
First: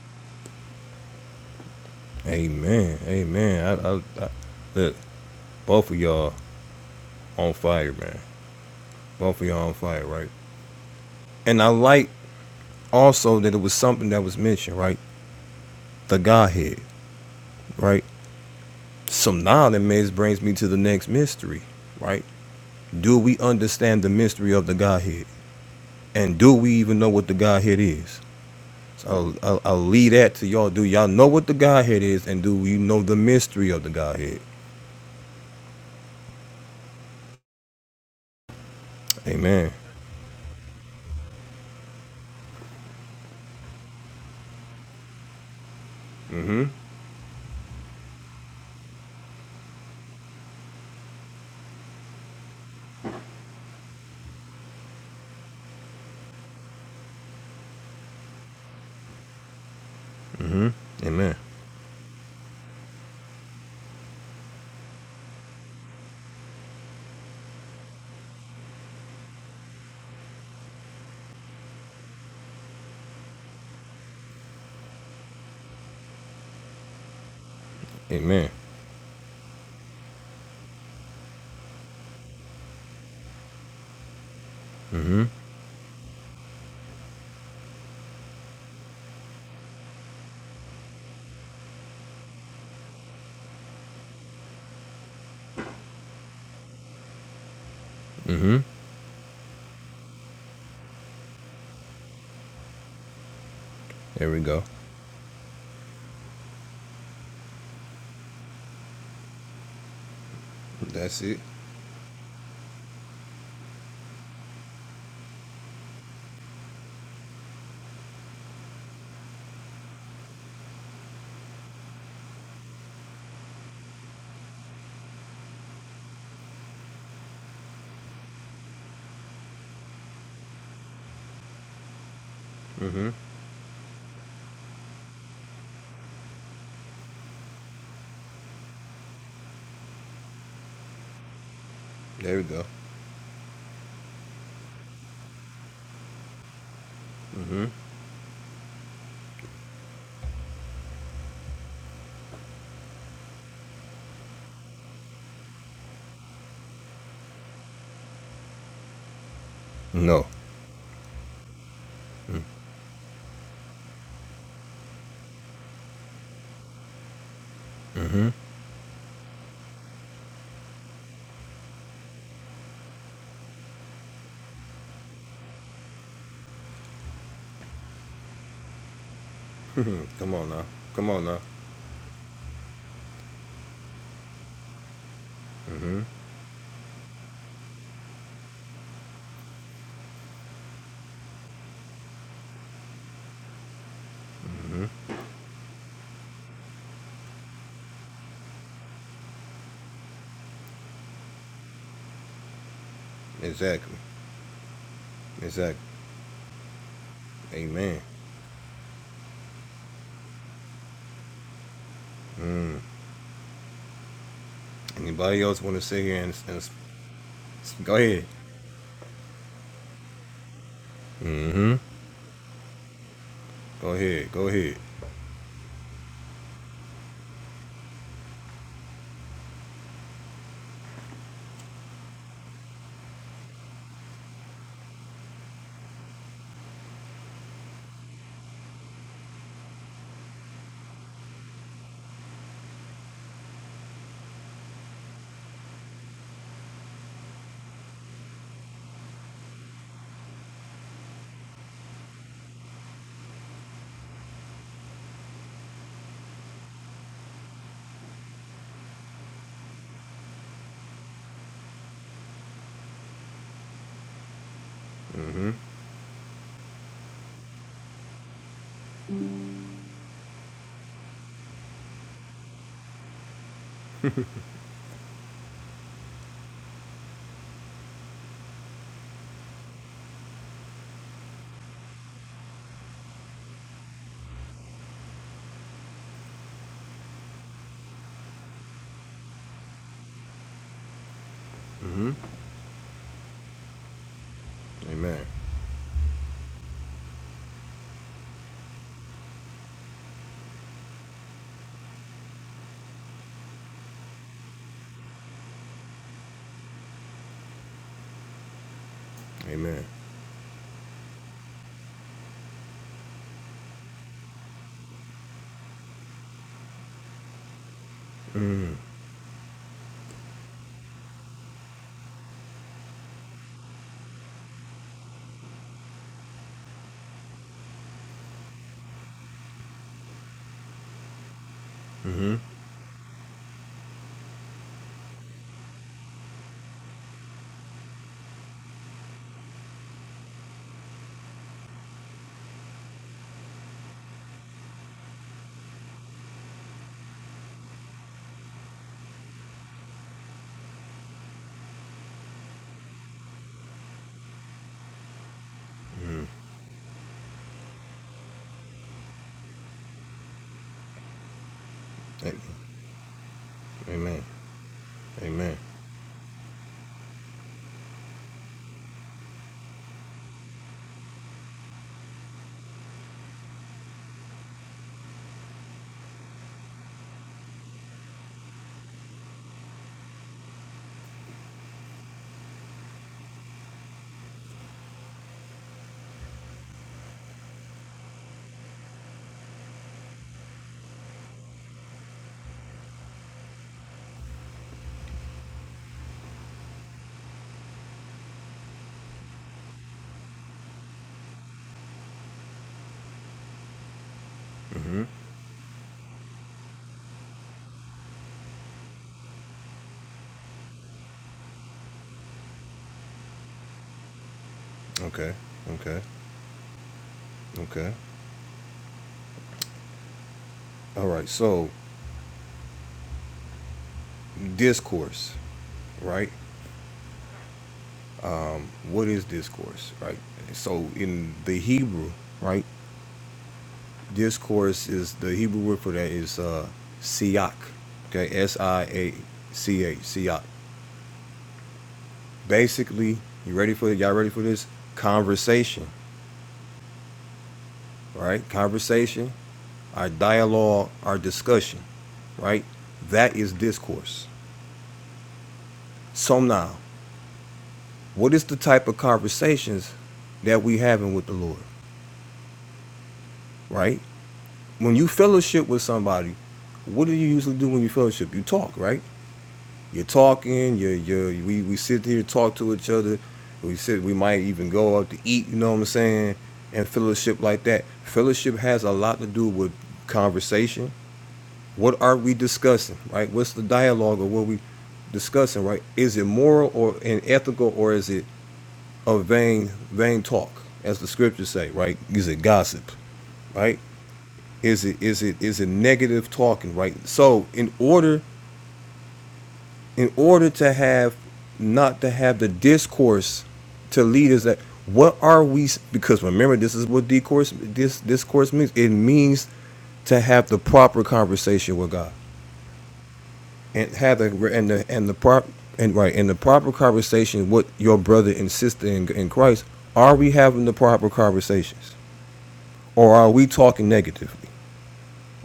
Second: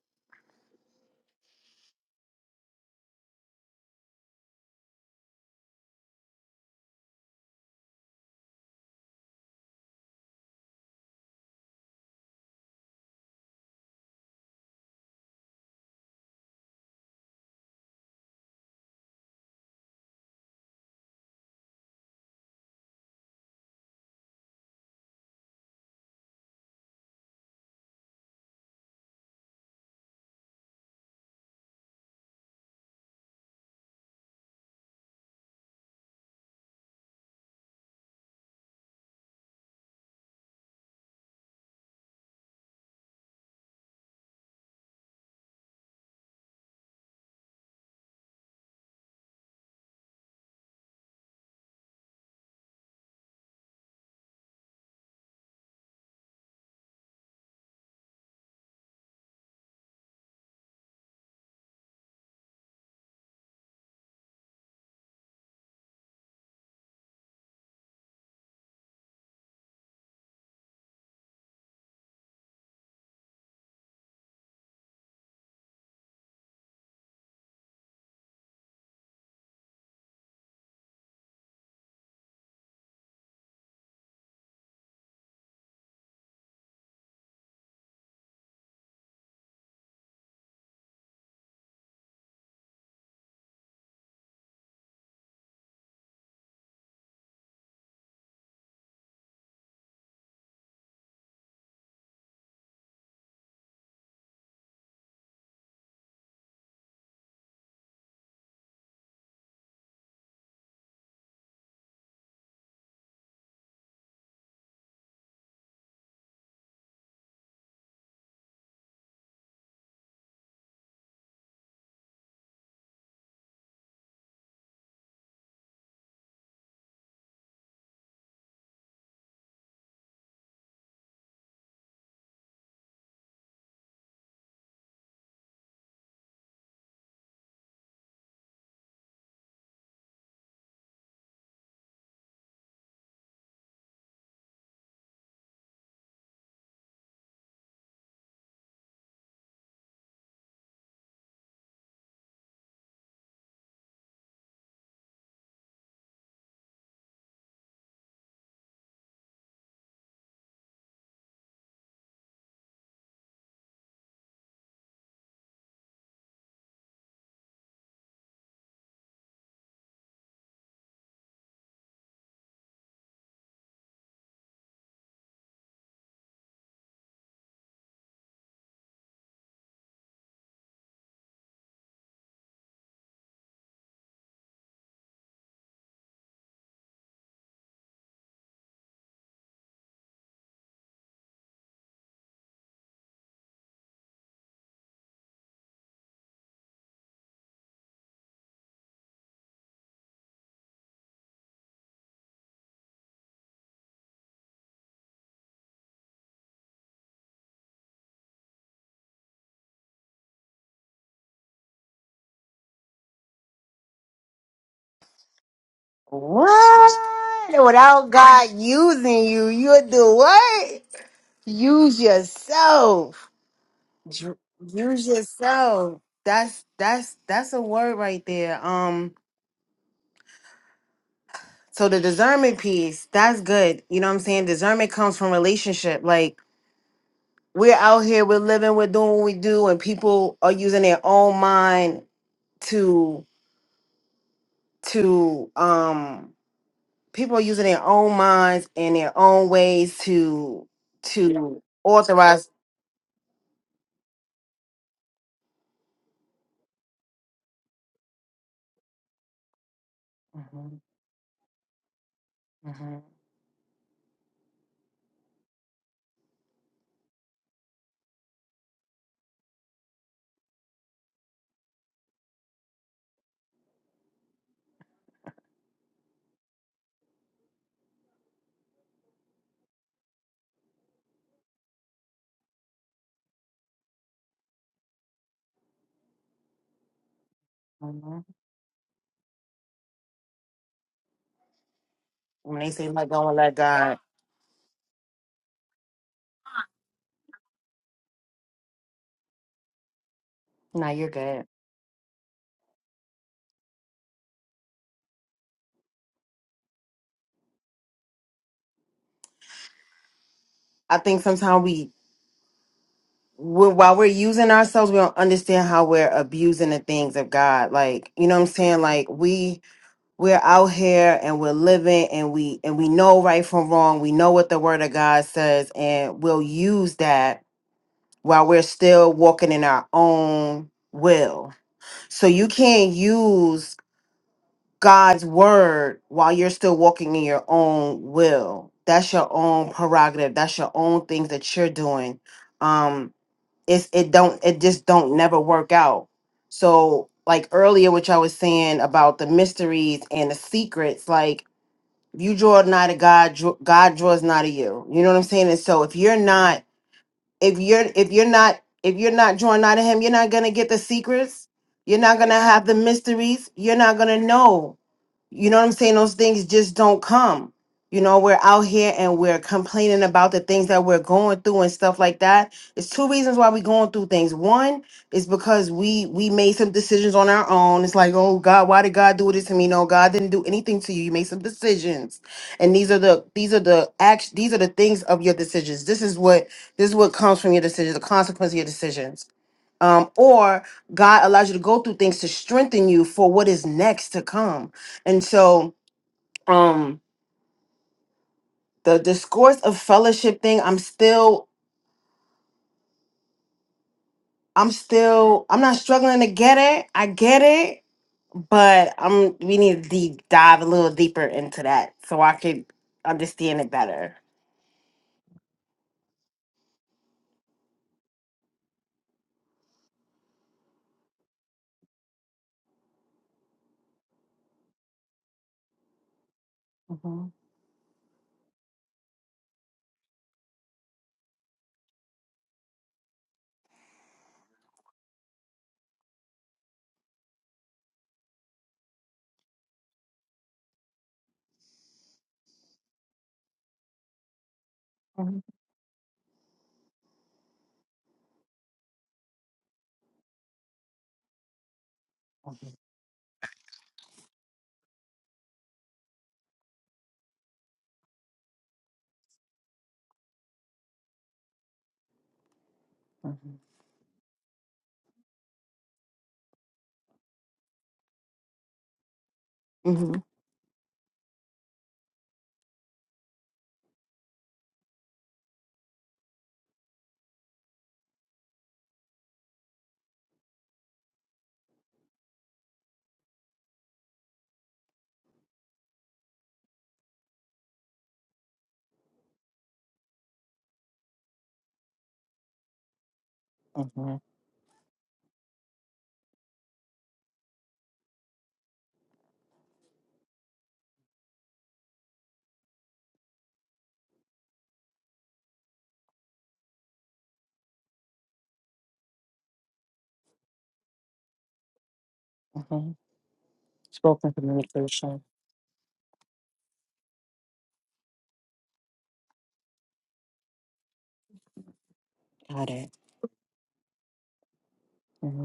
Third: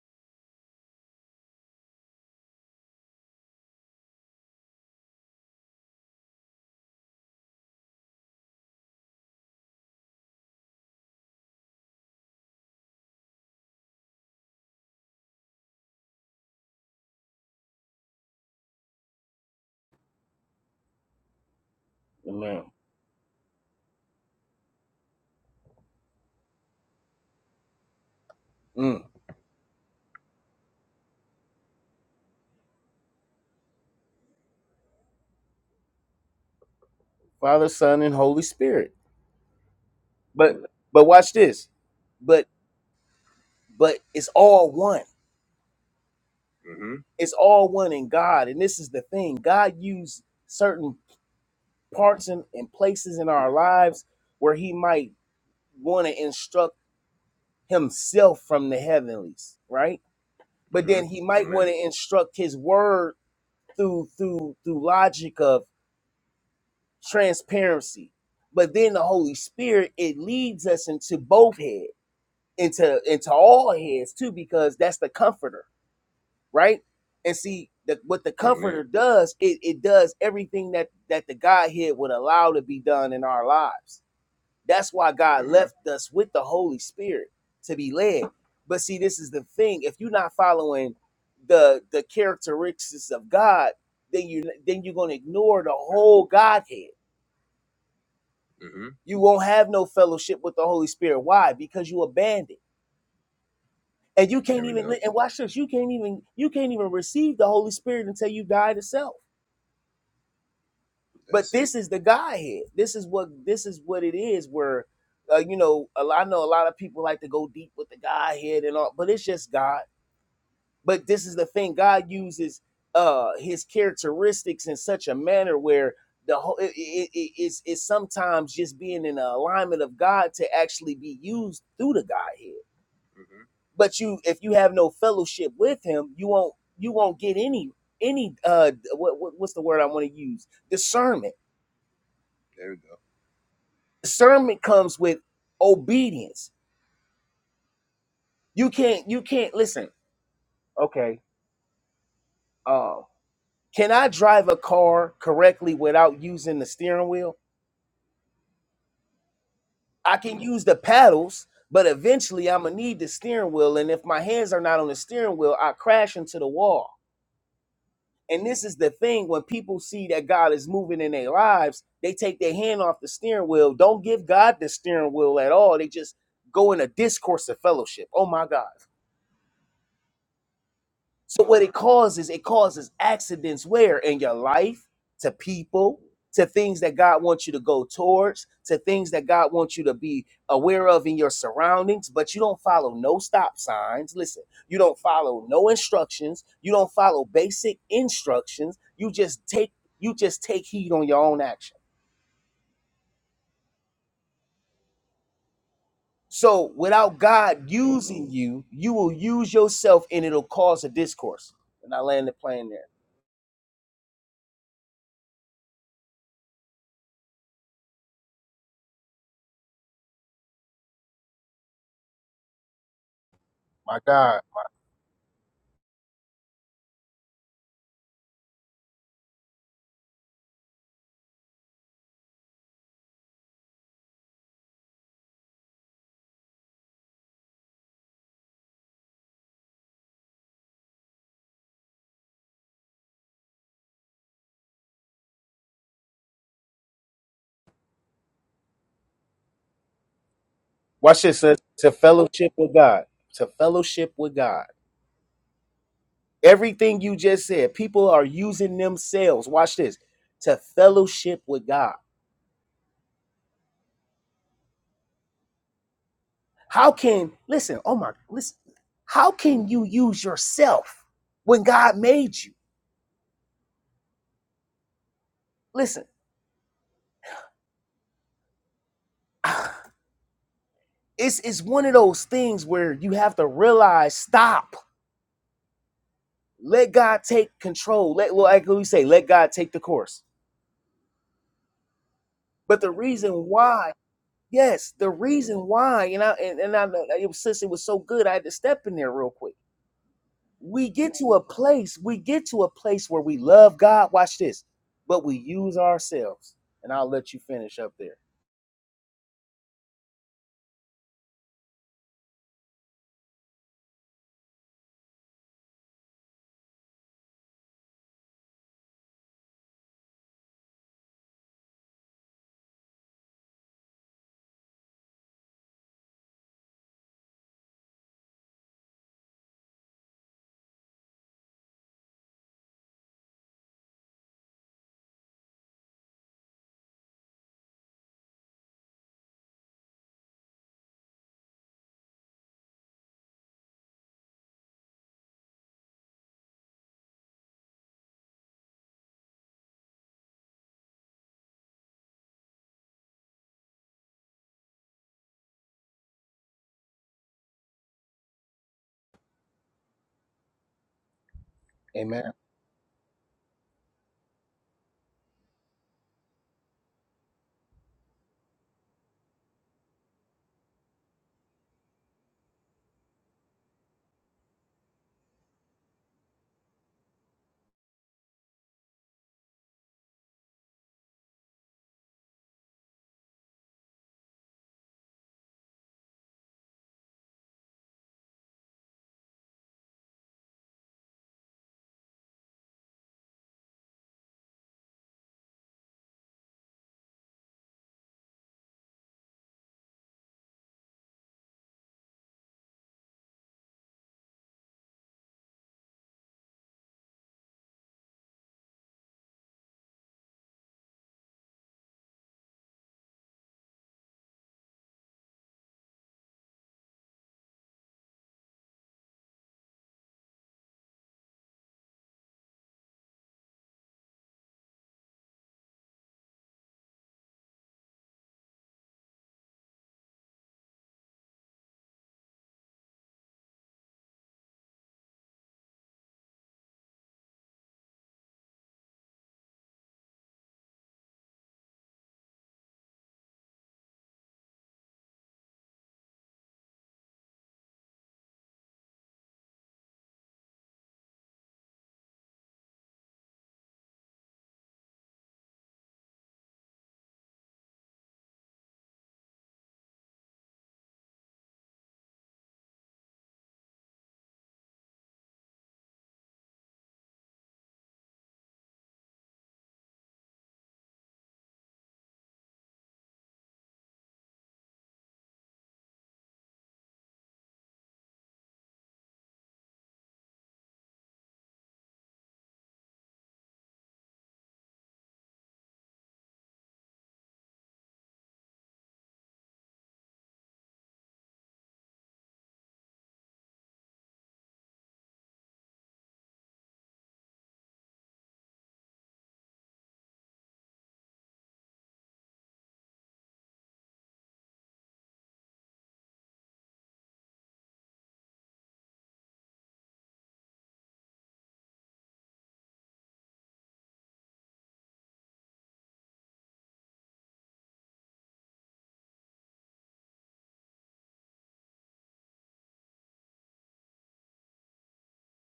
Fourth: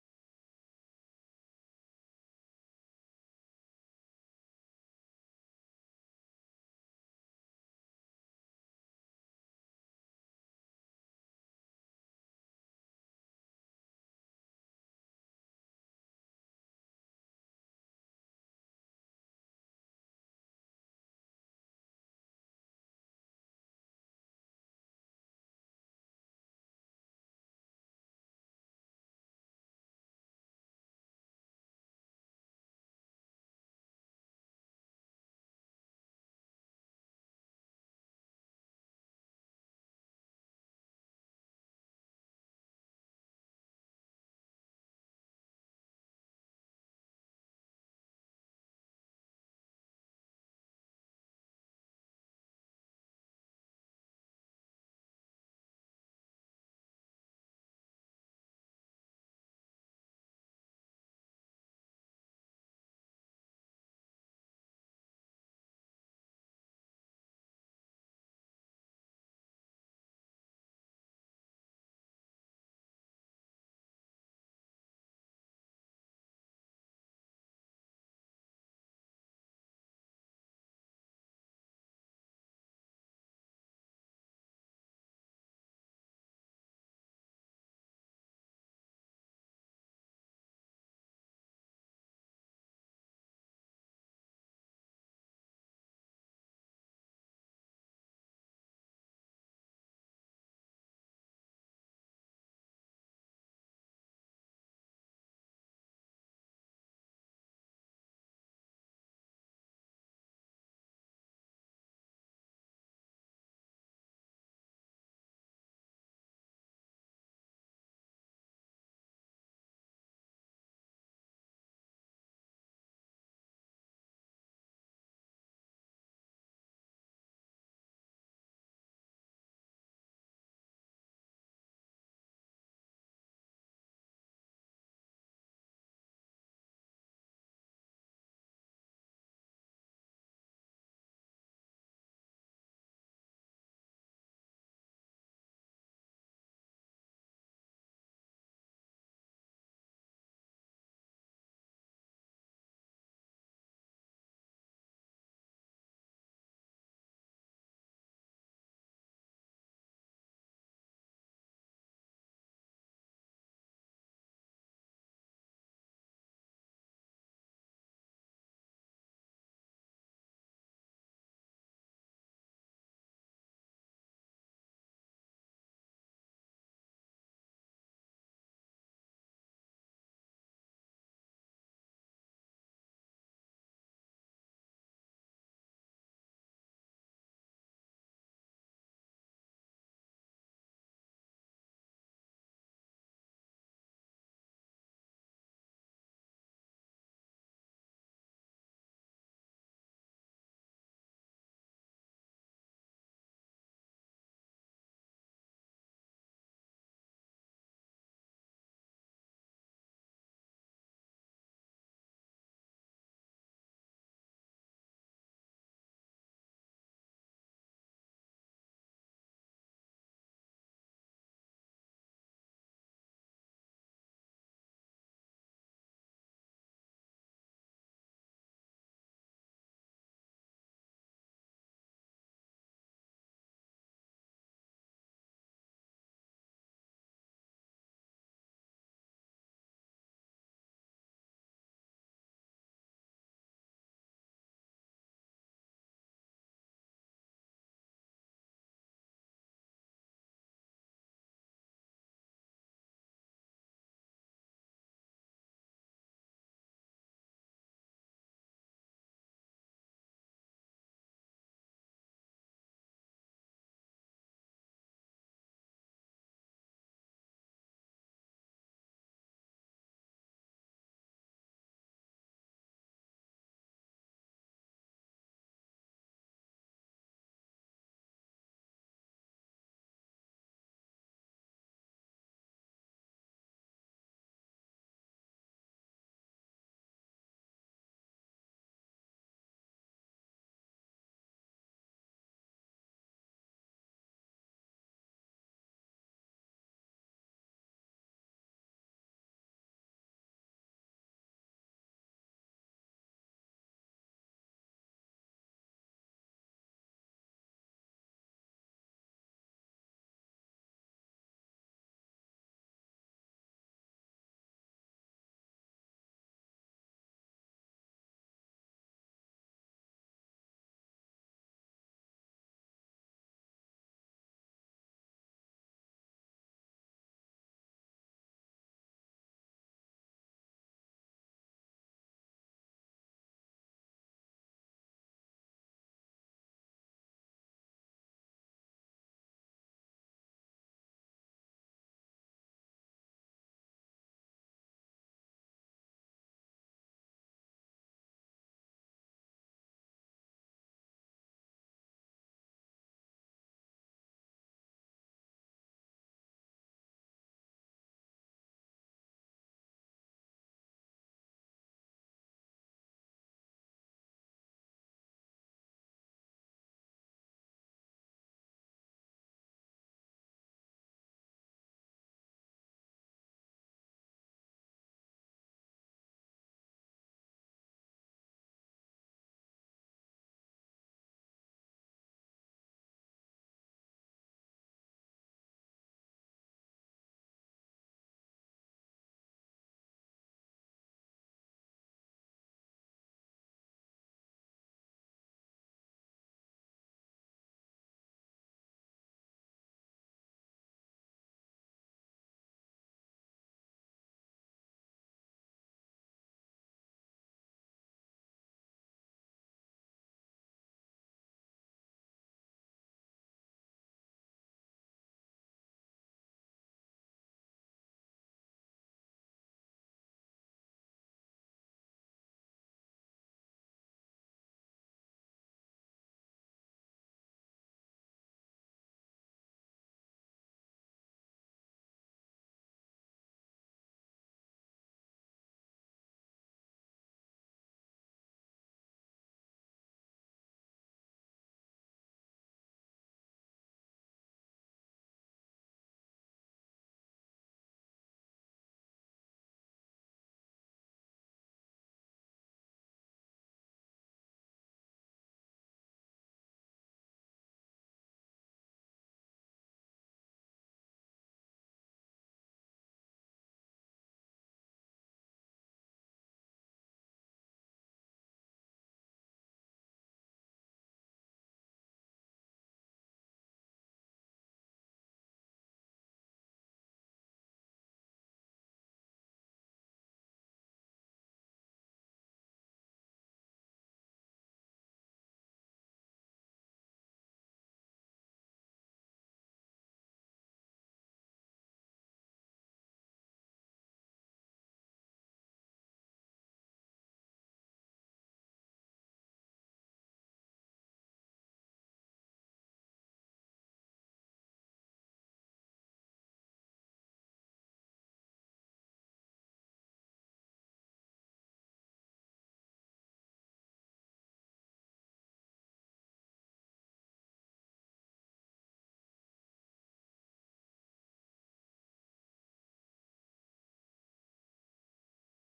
[SPEAKER 1] Amen. Amen. I, I, I look. Both of y'all on fire, man. Both of y'all on fire, right? And I like also that it was something that was mentioned, right? The Godhead, right? So now that mis- brings me to the next mystery, right? Do we understand the mystery of the Godhead? And do we even know what the Godhead is?
[SPEAKER 2] one. Mm.
[SPEAKER 1] So I'll, I'll, I'll leave that to y'all. Do y'all know what the Godhead is? And do we know the mystery of the Godhead?
[SPEAKER 2] Father, Son, and Holy Spirit.
[SPEAKER 1] Amen.
[SPEAKER 2] But but watch this. But but it's all one. It's all one in God, and this is the thing. God used certain parts and, and places in our lives where He might want to instruct himself from the heavenlies, right? But then he
[SPEAKER 1] Amen.
[SPEAKER 2] might want to instruct his word through through through logic of transparency. But then the Holy Spirit it leads us into both heads, into into all heads too, because that's the comforter, right? And see the, what the
[SPEAKER 1] Amen.
[SPEAKER 2] comforter does, it, it does everything that that the Godhead would allow to be done in our lives. That's why
[SPEAKER 1] Mm-hmm.
[SPEAKER 2] God left us with the Holy Spirit to be led. But see, this is the thing: if you're not following the the characteristics of God, then you then you're gonna ignore the whole Godhead.
[SPEAKER 1] Mm-hmm.
[SPEAKER 2] You won't have no fellowship with the Holy Spirit. Why? Because you abandoned, and
[SPEAKER 1] There we
[SPEAKER 2] you can't.
[SPEAKER 1] go.
[SPEAKER 2] And watch this: you can't even you can't even receive the Holy Spirit until you die to self.
[SPEAKER 1] That's it.
[SPEAKER 2] This is the Godhead. This is what this is what it is. Where uh, you know, a lot- I know a lot of people like to go deep with the Godhead and all, but it's just God But this is the thing God uses uh his characteristics in such a manner where the whole it, it, it- it's, it's sometimes just being in a alignment of God to actually be used through the Godhead.
[SPEAKER 1] Mm-hmm.
[SPEAKER 2] But you if you have no fellowship with him, you won't you won't get any any uh what, what what's the word I want to use? Discernment.
[SPEAKER 1] There we go.
[SPEAKER 2] Discernment comes with obedience.
[SPEAKER 1] Mm-hmm.
[SPEAKER 2] You can't you can't listen. Okay. Uh can I drive a car correctly without using the steering wheel? I
[SPEAKER 1] No.
[SPEAKER 2] can use the paddles, but eventually I'm gonna need the steering wheel. And if my hands are not on the steering wheel, I crash into the wall.
[SPEAKER 1] Mm-hmm.
[SPEAKER 2] And this is the thing when people see that God is moving in their lives, they take their hand off the steering wheel. Don't give God the steering wheel at all. They just go in a discourse of fellowship. Oh my God.
[SPEAKER 1] Come on now. Come on now.
[SPEAKER 2] So what it causes, it causes accidents where in your life, to people,
[SPEAKER 1] Mm-hmm.
[SPEAKER 2] to things that God wants you to go towards, to things that God wants you to be aware of in your surroundings, but you don't follow no stop signs. Listen, you don't follow no instructions, you don't follow basic instructions. You just take you just take heed on your own action.
[SPEAKER 1] Exactly. Exactly.
[SPEAKER 2] So without God
[SPEAKER 1] Amen.
[SPEAKER 2] using you, you will use yourself and it'll cause a discourse. And I land the plane there.
[SPEAKER 1] Anybody else want to sit here and, and s-
[SPEAKER 3] What?
[SPEAKER 1] s- go
[SPEAKER 3] Without
[SPEAKER 1] ahead?
[SPEAKER 3] God using you, you'll do what?
[SPEAKER 1] Mm-hmm.
[SPEAKER 3] Use yourself.
[SPEAKER 1] Go ahead.
[SPEAKER 3] Dr-
[SPEAKER 1] Go ahead.
[SPEAKER 3] Use yourself. That's that's that's a word right there. Um so the discernment piece, that's good. You know what I'm saying? Discernment comes from relationship. Like we're out here, we're living, we're doing what we do, and people are using their own mind to to um people are using their own minds and their own ways to
[SPEAKER 2] Watch this. uh,
[SPEAKER 3] to
[SPEAKER 2] To
[SPEAKER 3] authorize
[SPEAKER 2] fellowship with God. To fellowship with God. Everything you just said, people are using themselves. Watch this. To
[SPEAKER 3] Mhm,
[SPEAKER 2] fellowship with God.
[SPEAKER 3] mhm,
[SPEAKER 1] Mm-hmm.
[SPEAKER 2] How can listen? Oh my, listen. How can you use yourself when God made you? Listen, it's it's one of those things where you have to realize, stop. Let God take control.
[SPEAKER 3] mhm.
[SPEAKER 2] Let well, like we say, let God take the course.
[SPEAKER 1] Mm-hmm.
[SPEAKER 3] when they
[SPEAKER 2] But
[SPEAKER 3] say
[SPEAKER 2] the
[SPEAKER 3] let go
[SPEAKER 2] reason
[SPEAKER 3] and let
[SPEAKER 2] why
[SPEAKER 3] God.
[SPEAKER 2] Yes, the
[SPEAKER 1] Amen.
[SPEAKER 2] reason why, you know, and, and I know like, it was, since it was so good, I had to step in there real quick.
[SPEAKER 3] Nah,
[SPEAKER 2] We
[SPEAKER 3] you're
[SPEAKER 2] get to a
[SPEAKER 3] good.
[SPEAKER 2] place, we get to a place where we love God. Watch this, but we use ourselves. And I'll let you finish up there.
[SPEAKER 1] Amen.
[SPEAKER 3] I think sometimes we we while we're using ourselves, we don't understand how we're abusing the things of God. Like, you know what I'm saying? Like we we're out here and we're living and we and we know right from wrong we know what the word of god says and we'll use that while we're still walking in our own will so
[SPEAKER 1] Mm-hmm.
[SPEAKER 3] you can't use god's word while you're still walking in your own will that's your own prerogative that's your own things that you're doing um it's it don't it just don't never work out so like earlier which i was saying about the mysteries and the secrets like you draw nigh to God, dr- God draws nigh to you. You know what I'm saying? And so if you're not if you're if you're not if you're not drawn out of him you're not gonna get the secrets you're not gonna
[SPEAKER 1] A-
[SPEAKER 3] have the mysteries you're not gonna
[SPEAKER 1] Amen.
[SPEAKER 3] know you
[SPEAKER 1] Amen.
[SPEAKER 3] know what i'm saying those things just don't come you know we're out here and we're complaining about the things that we're going through and stuff like that it's two reasons why we're going through things one is because we we made some decisions on our own it's like oh god why did god do this to me no god didn't do anything to you you made some decisions and these are the these are the act these are the things of your decisions this is what this is what comes from your decisions, the consequence of your decisions. Um, or God allows you to go through things to strengthen you for what is next to come. And so um the discourse of fellowship thing, I'm still, I'm
[SPEAKER 1] Mm-hmm.
[SPEAKER 3] still, I'm not struggling to get it. I get it, but I'm we need to deep dive a little deeper into that so I could understand it better.
[SPEAKER 1] Okay. Okay. Okay. All right. So discourse, right?
[SPEAKER 3] hmm
[SPEAKER 1] What is discourse, right? So in the Hebrew, right? discourse is the Hebrew word for that is uh, siach. Okay, S I A C H, siach. Basically, you ready for it? Y'all ready for this?
[SPEAKER 3] hmm
[SPEAKER 1] Conversation, right? Conversation, our dialogue, our discussion, right? That is discourse. So now, what is the type of conversations that we having with the Lord, right? When you fellowship with somebody, what do you usually do when you fellowship? You talk, right? You're
[SPEAKER 3] hmm
[SPEAKER 1] talking. You're you we we sit here talk to each other. We sit. We might even go out to eat. You know what I'm saying? And fellowship like that. Fellowship has a lot to do with conversation. What are we discussing? Right? What's the dialogue or what we discussing? Right? Is it moral or unethical, or is it a vain vain talk, as the scriptures say? Right? Is it gossip? Right?
[SPEAKER 3] hmm
[SPEAKER 1] Is it is it is it negative talking? Right? So in order in order to have not to have the discourse to leaders that what are we because remember this is what discourse this discourse means it means to have the proper conversation with God
[SPEAKER 3] hmm
[SPEAKER 1] and have the
[SPEAKER 3] Spoken
[SPEAKER 1] and the and the
[SPEAKER 3] communication.
[SPEAKER 1] prop and right and the proper conversation with your brother and sister in, in Christ are we having the proper conversations
[SPEAKER 3] Got it.
[SPEAKER 1] or are we talking negatively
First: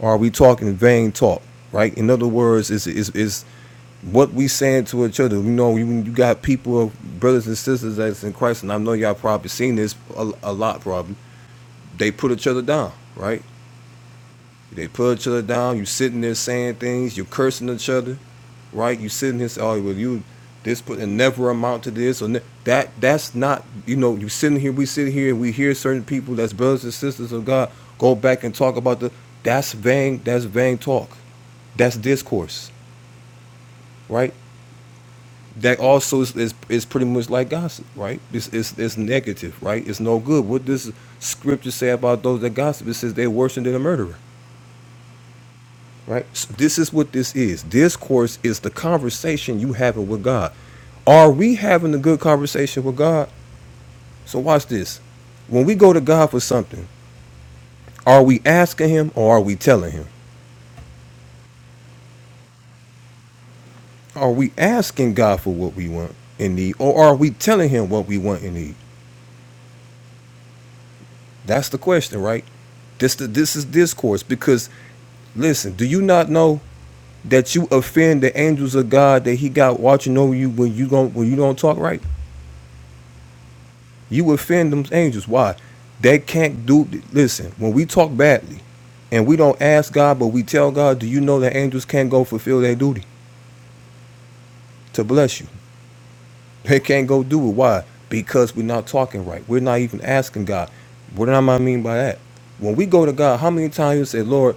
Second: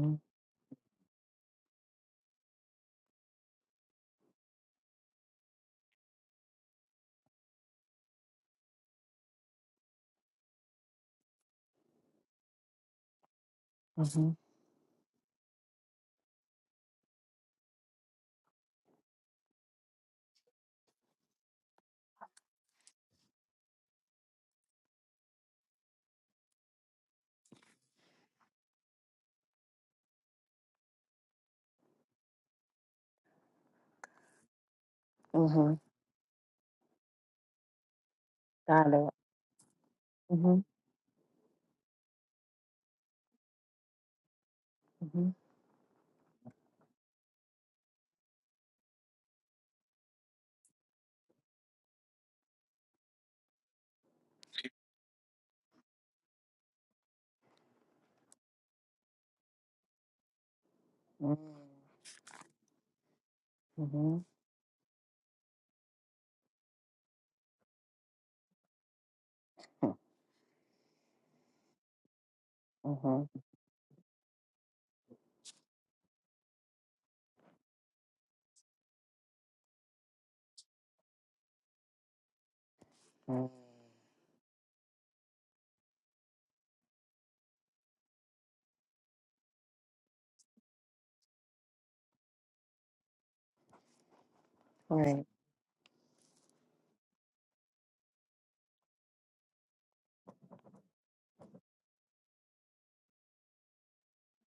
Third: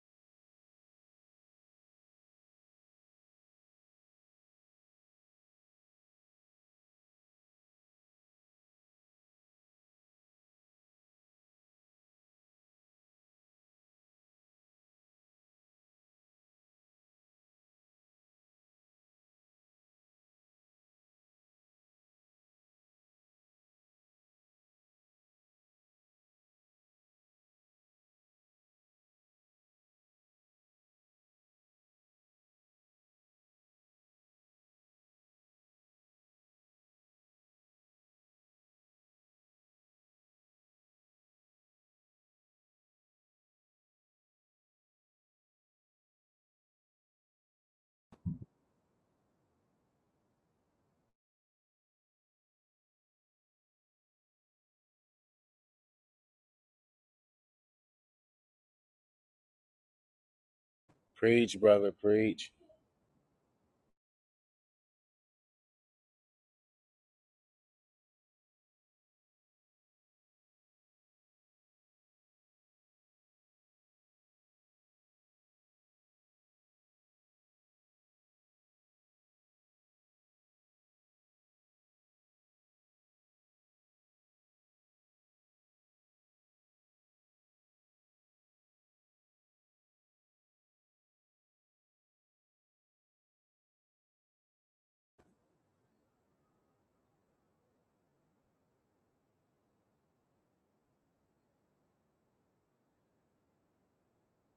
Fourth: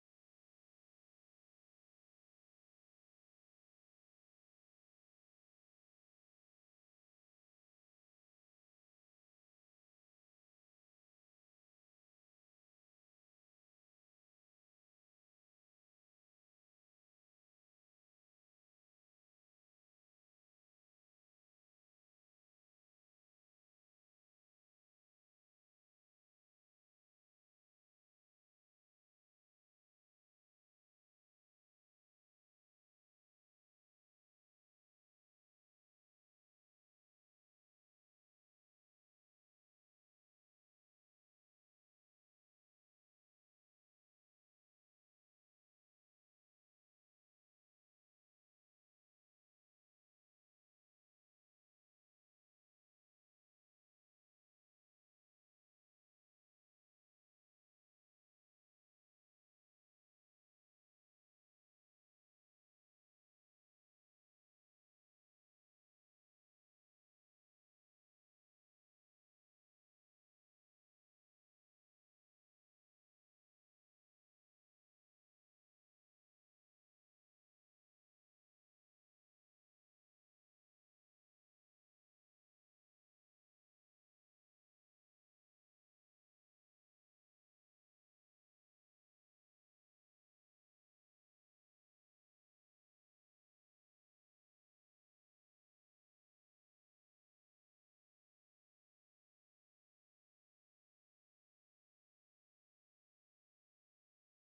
[SPEAKER 1] or are we talking vain talk right in other words is is is what we saying to our children. You know, you, you got people, brothers and sisters that's in Christ, and I know y'all probably seen this a, a lot. Probably they put each other down, right? They put each other down. You sitting there saying things, you cursing each other, right? You sitting here saying, "Oh, well, you this put and never amount to this or ne-. that." That's not, you know, you sitting here, we sit here, and we hear certain people that's brothers and sisters of God go back and talk about the. That's vain. That's vain talk. That's discourse, right?
[SPEAKER 3] Mm-hmm.
[SPEAKER 1] that also is, is, is pretty much like gossip, right? It's, it's, it's
[SPEAKER 3] Dialogue.
[SPEAKER 1] negative, right? It's no good.
[SPEAKER 3] Mm-hmm.
[SPEAKER 1] What does scripture say about those that gossip? It says they're worse than a murderer,
[SPEAKER 3] Mm-hmm.
[SPEAKER 1] right? So this is what this is. Discourse is the conversation you having with God. Are we having a good conversation with God? So watch this. When we go to God for something, are we asking him or are we telling him?
[SPEAKER 3] Mm-hmm.
[SPEAKER 1] Are we asking God for what we want and need or are we telling him what we want and need? That's the question, right? This
[SPEAKER 3] Mm-hmm.
[SPEAKER 1] this is discourse because Listen, do you not know that you offend the angels of God that He got watching over you when you don't when you don't talk right?
[SPEAKER 3] Mm-hmm.
[SPEAKER 1] You offend them angels. Why? They can't do. Listen, when we talk badly, and we don't ask God, but we tell God, do you know that angels can't go fulfill their duty to
[SPEAKER 3] Right.
[SPEAKER 1] bless you? They can't go do it. Why? Because we're not talking right. We're not even asking God. What do I mean by that? When we go to God, how many times you say, Lord?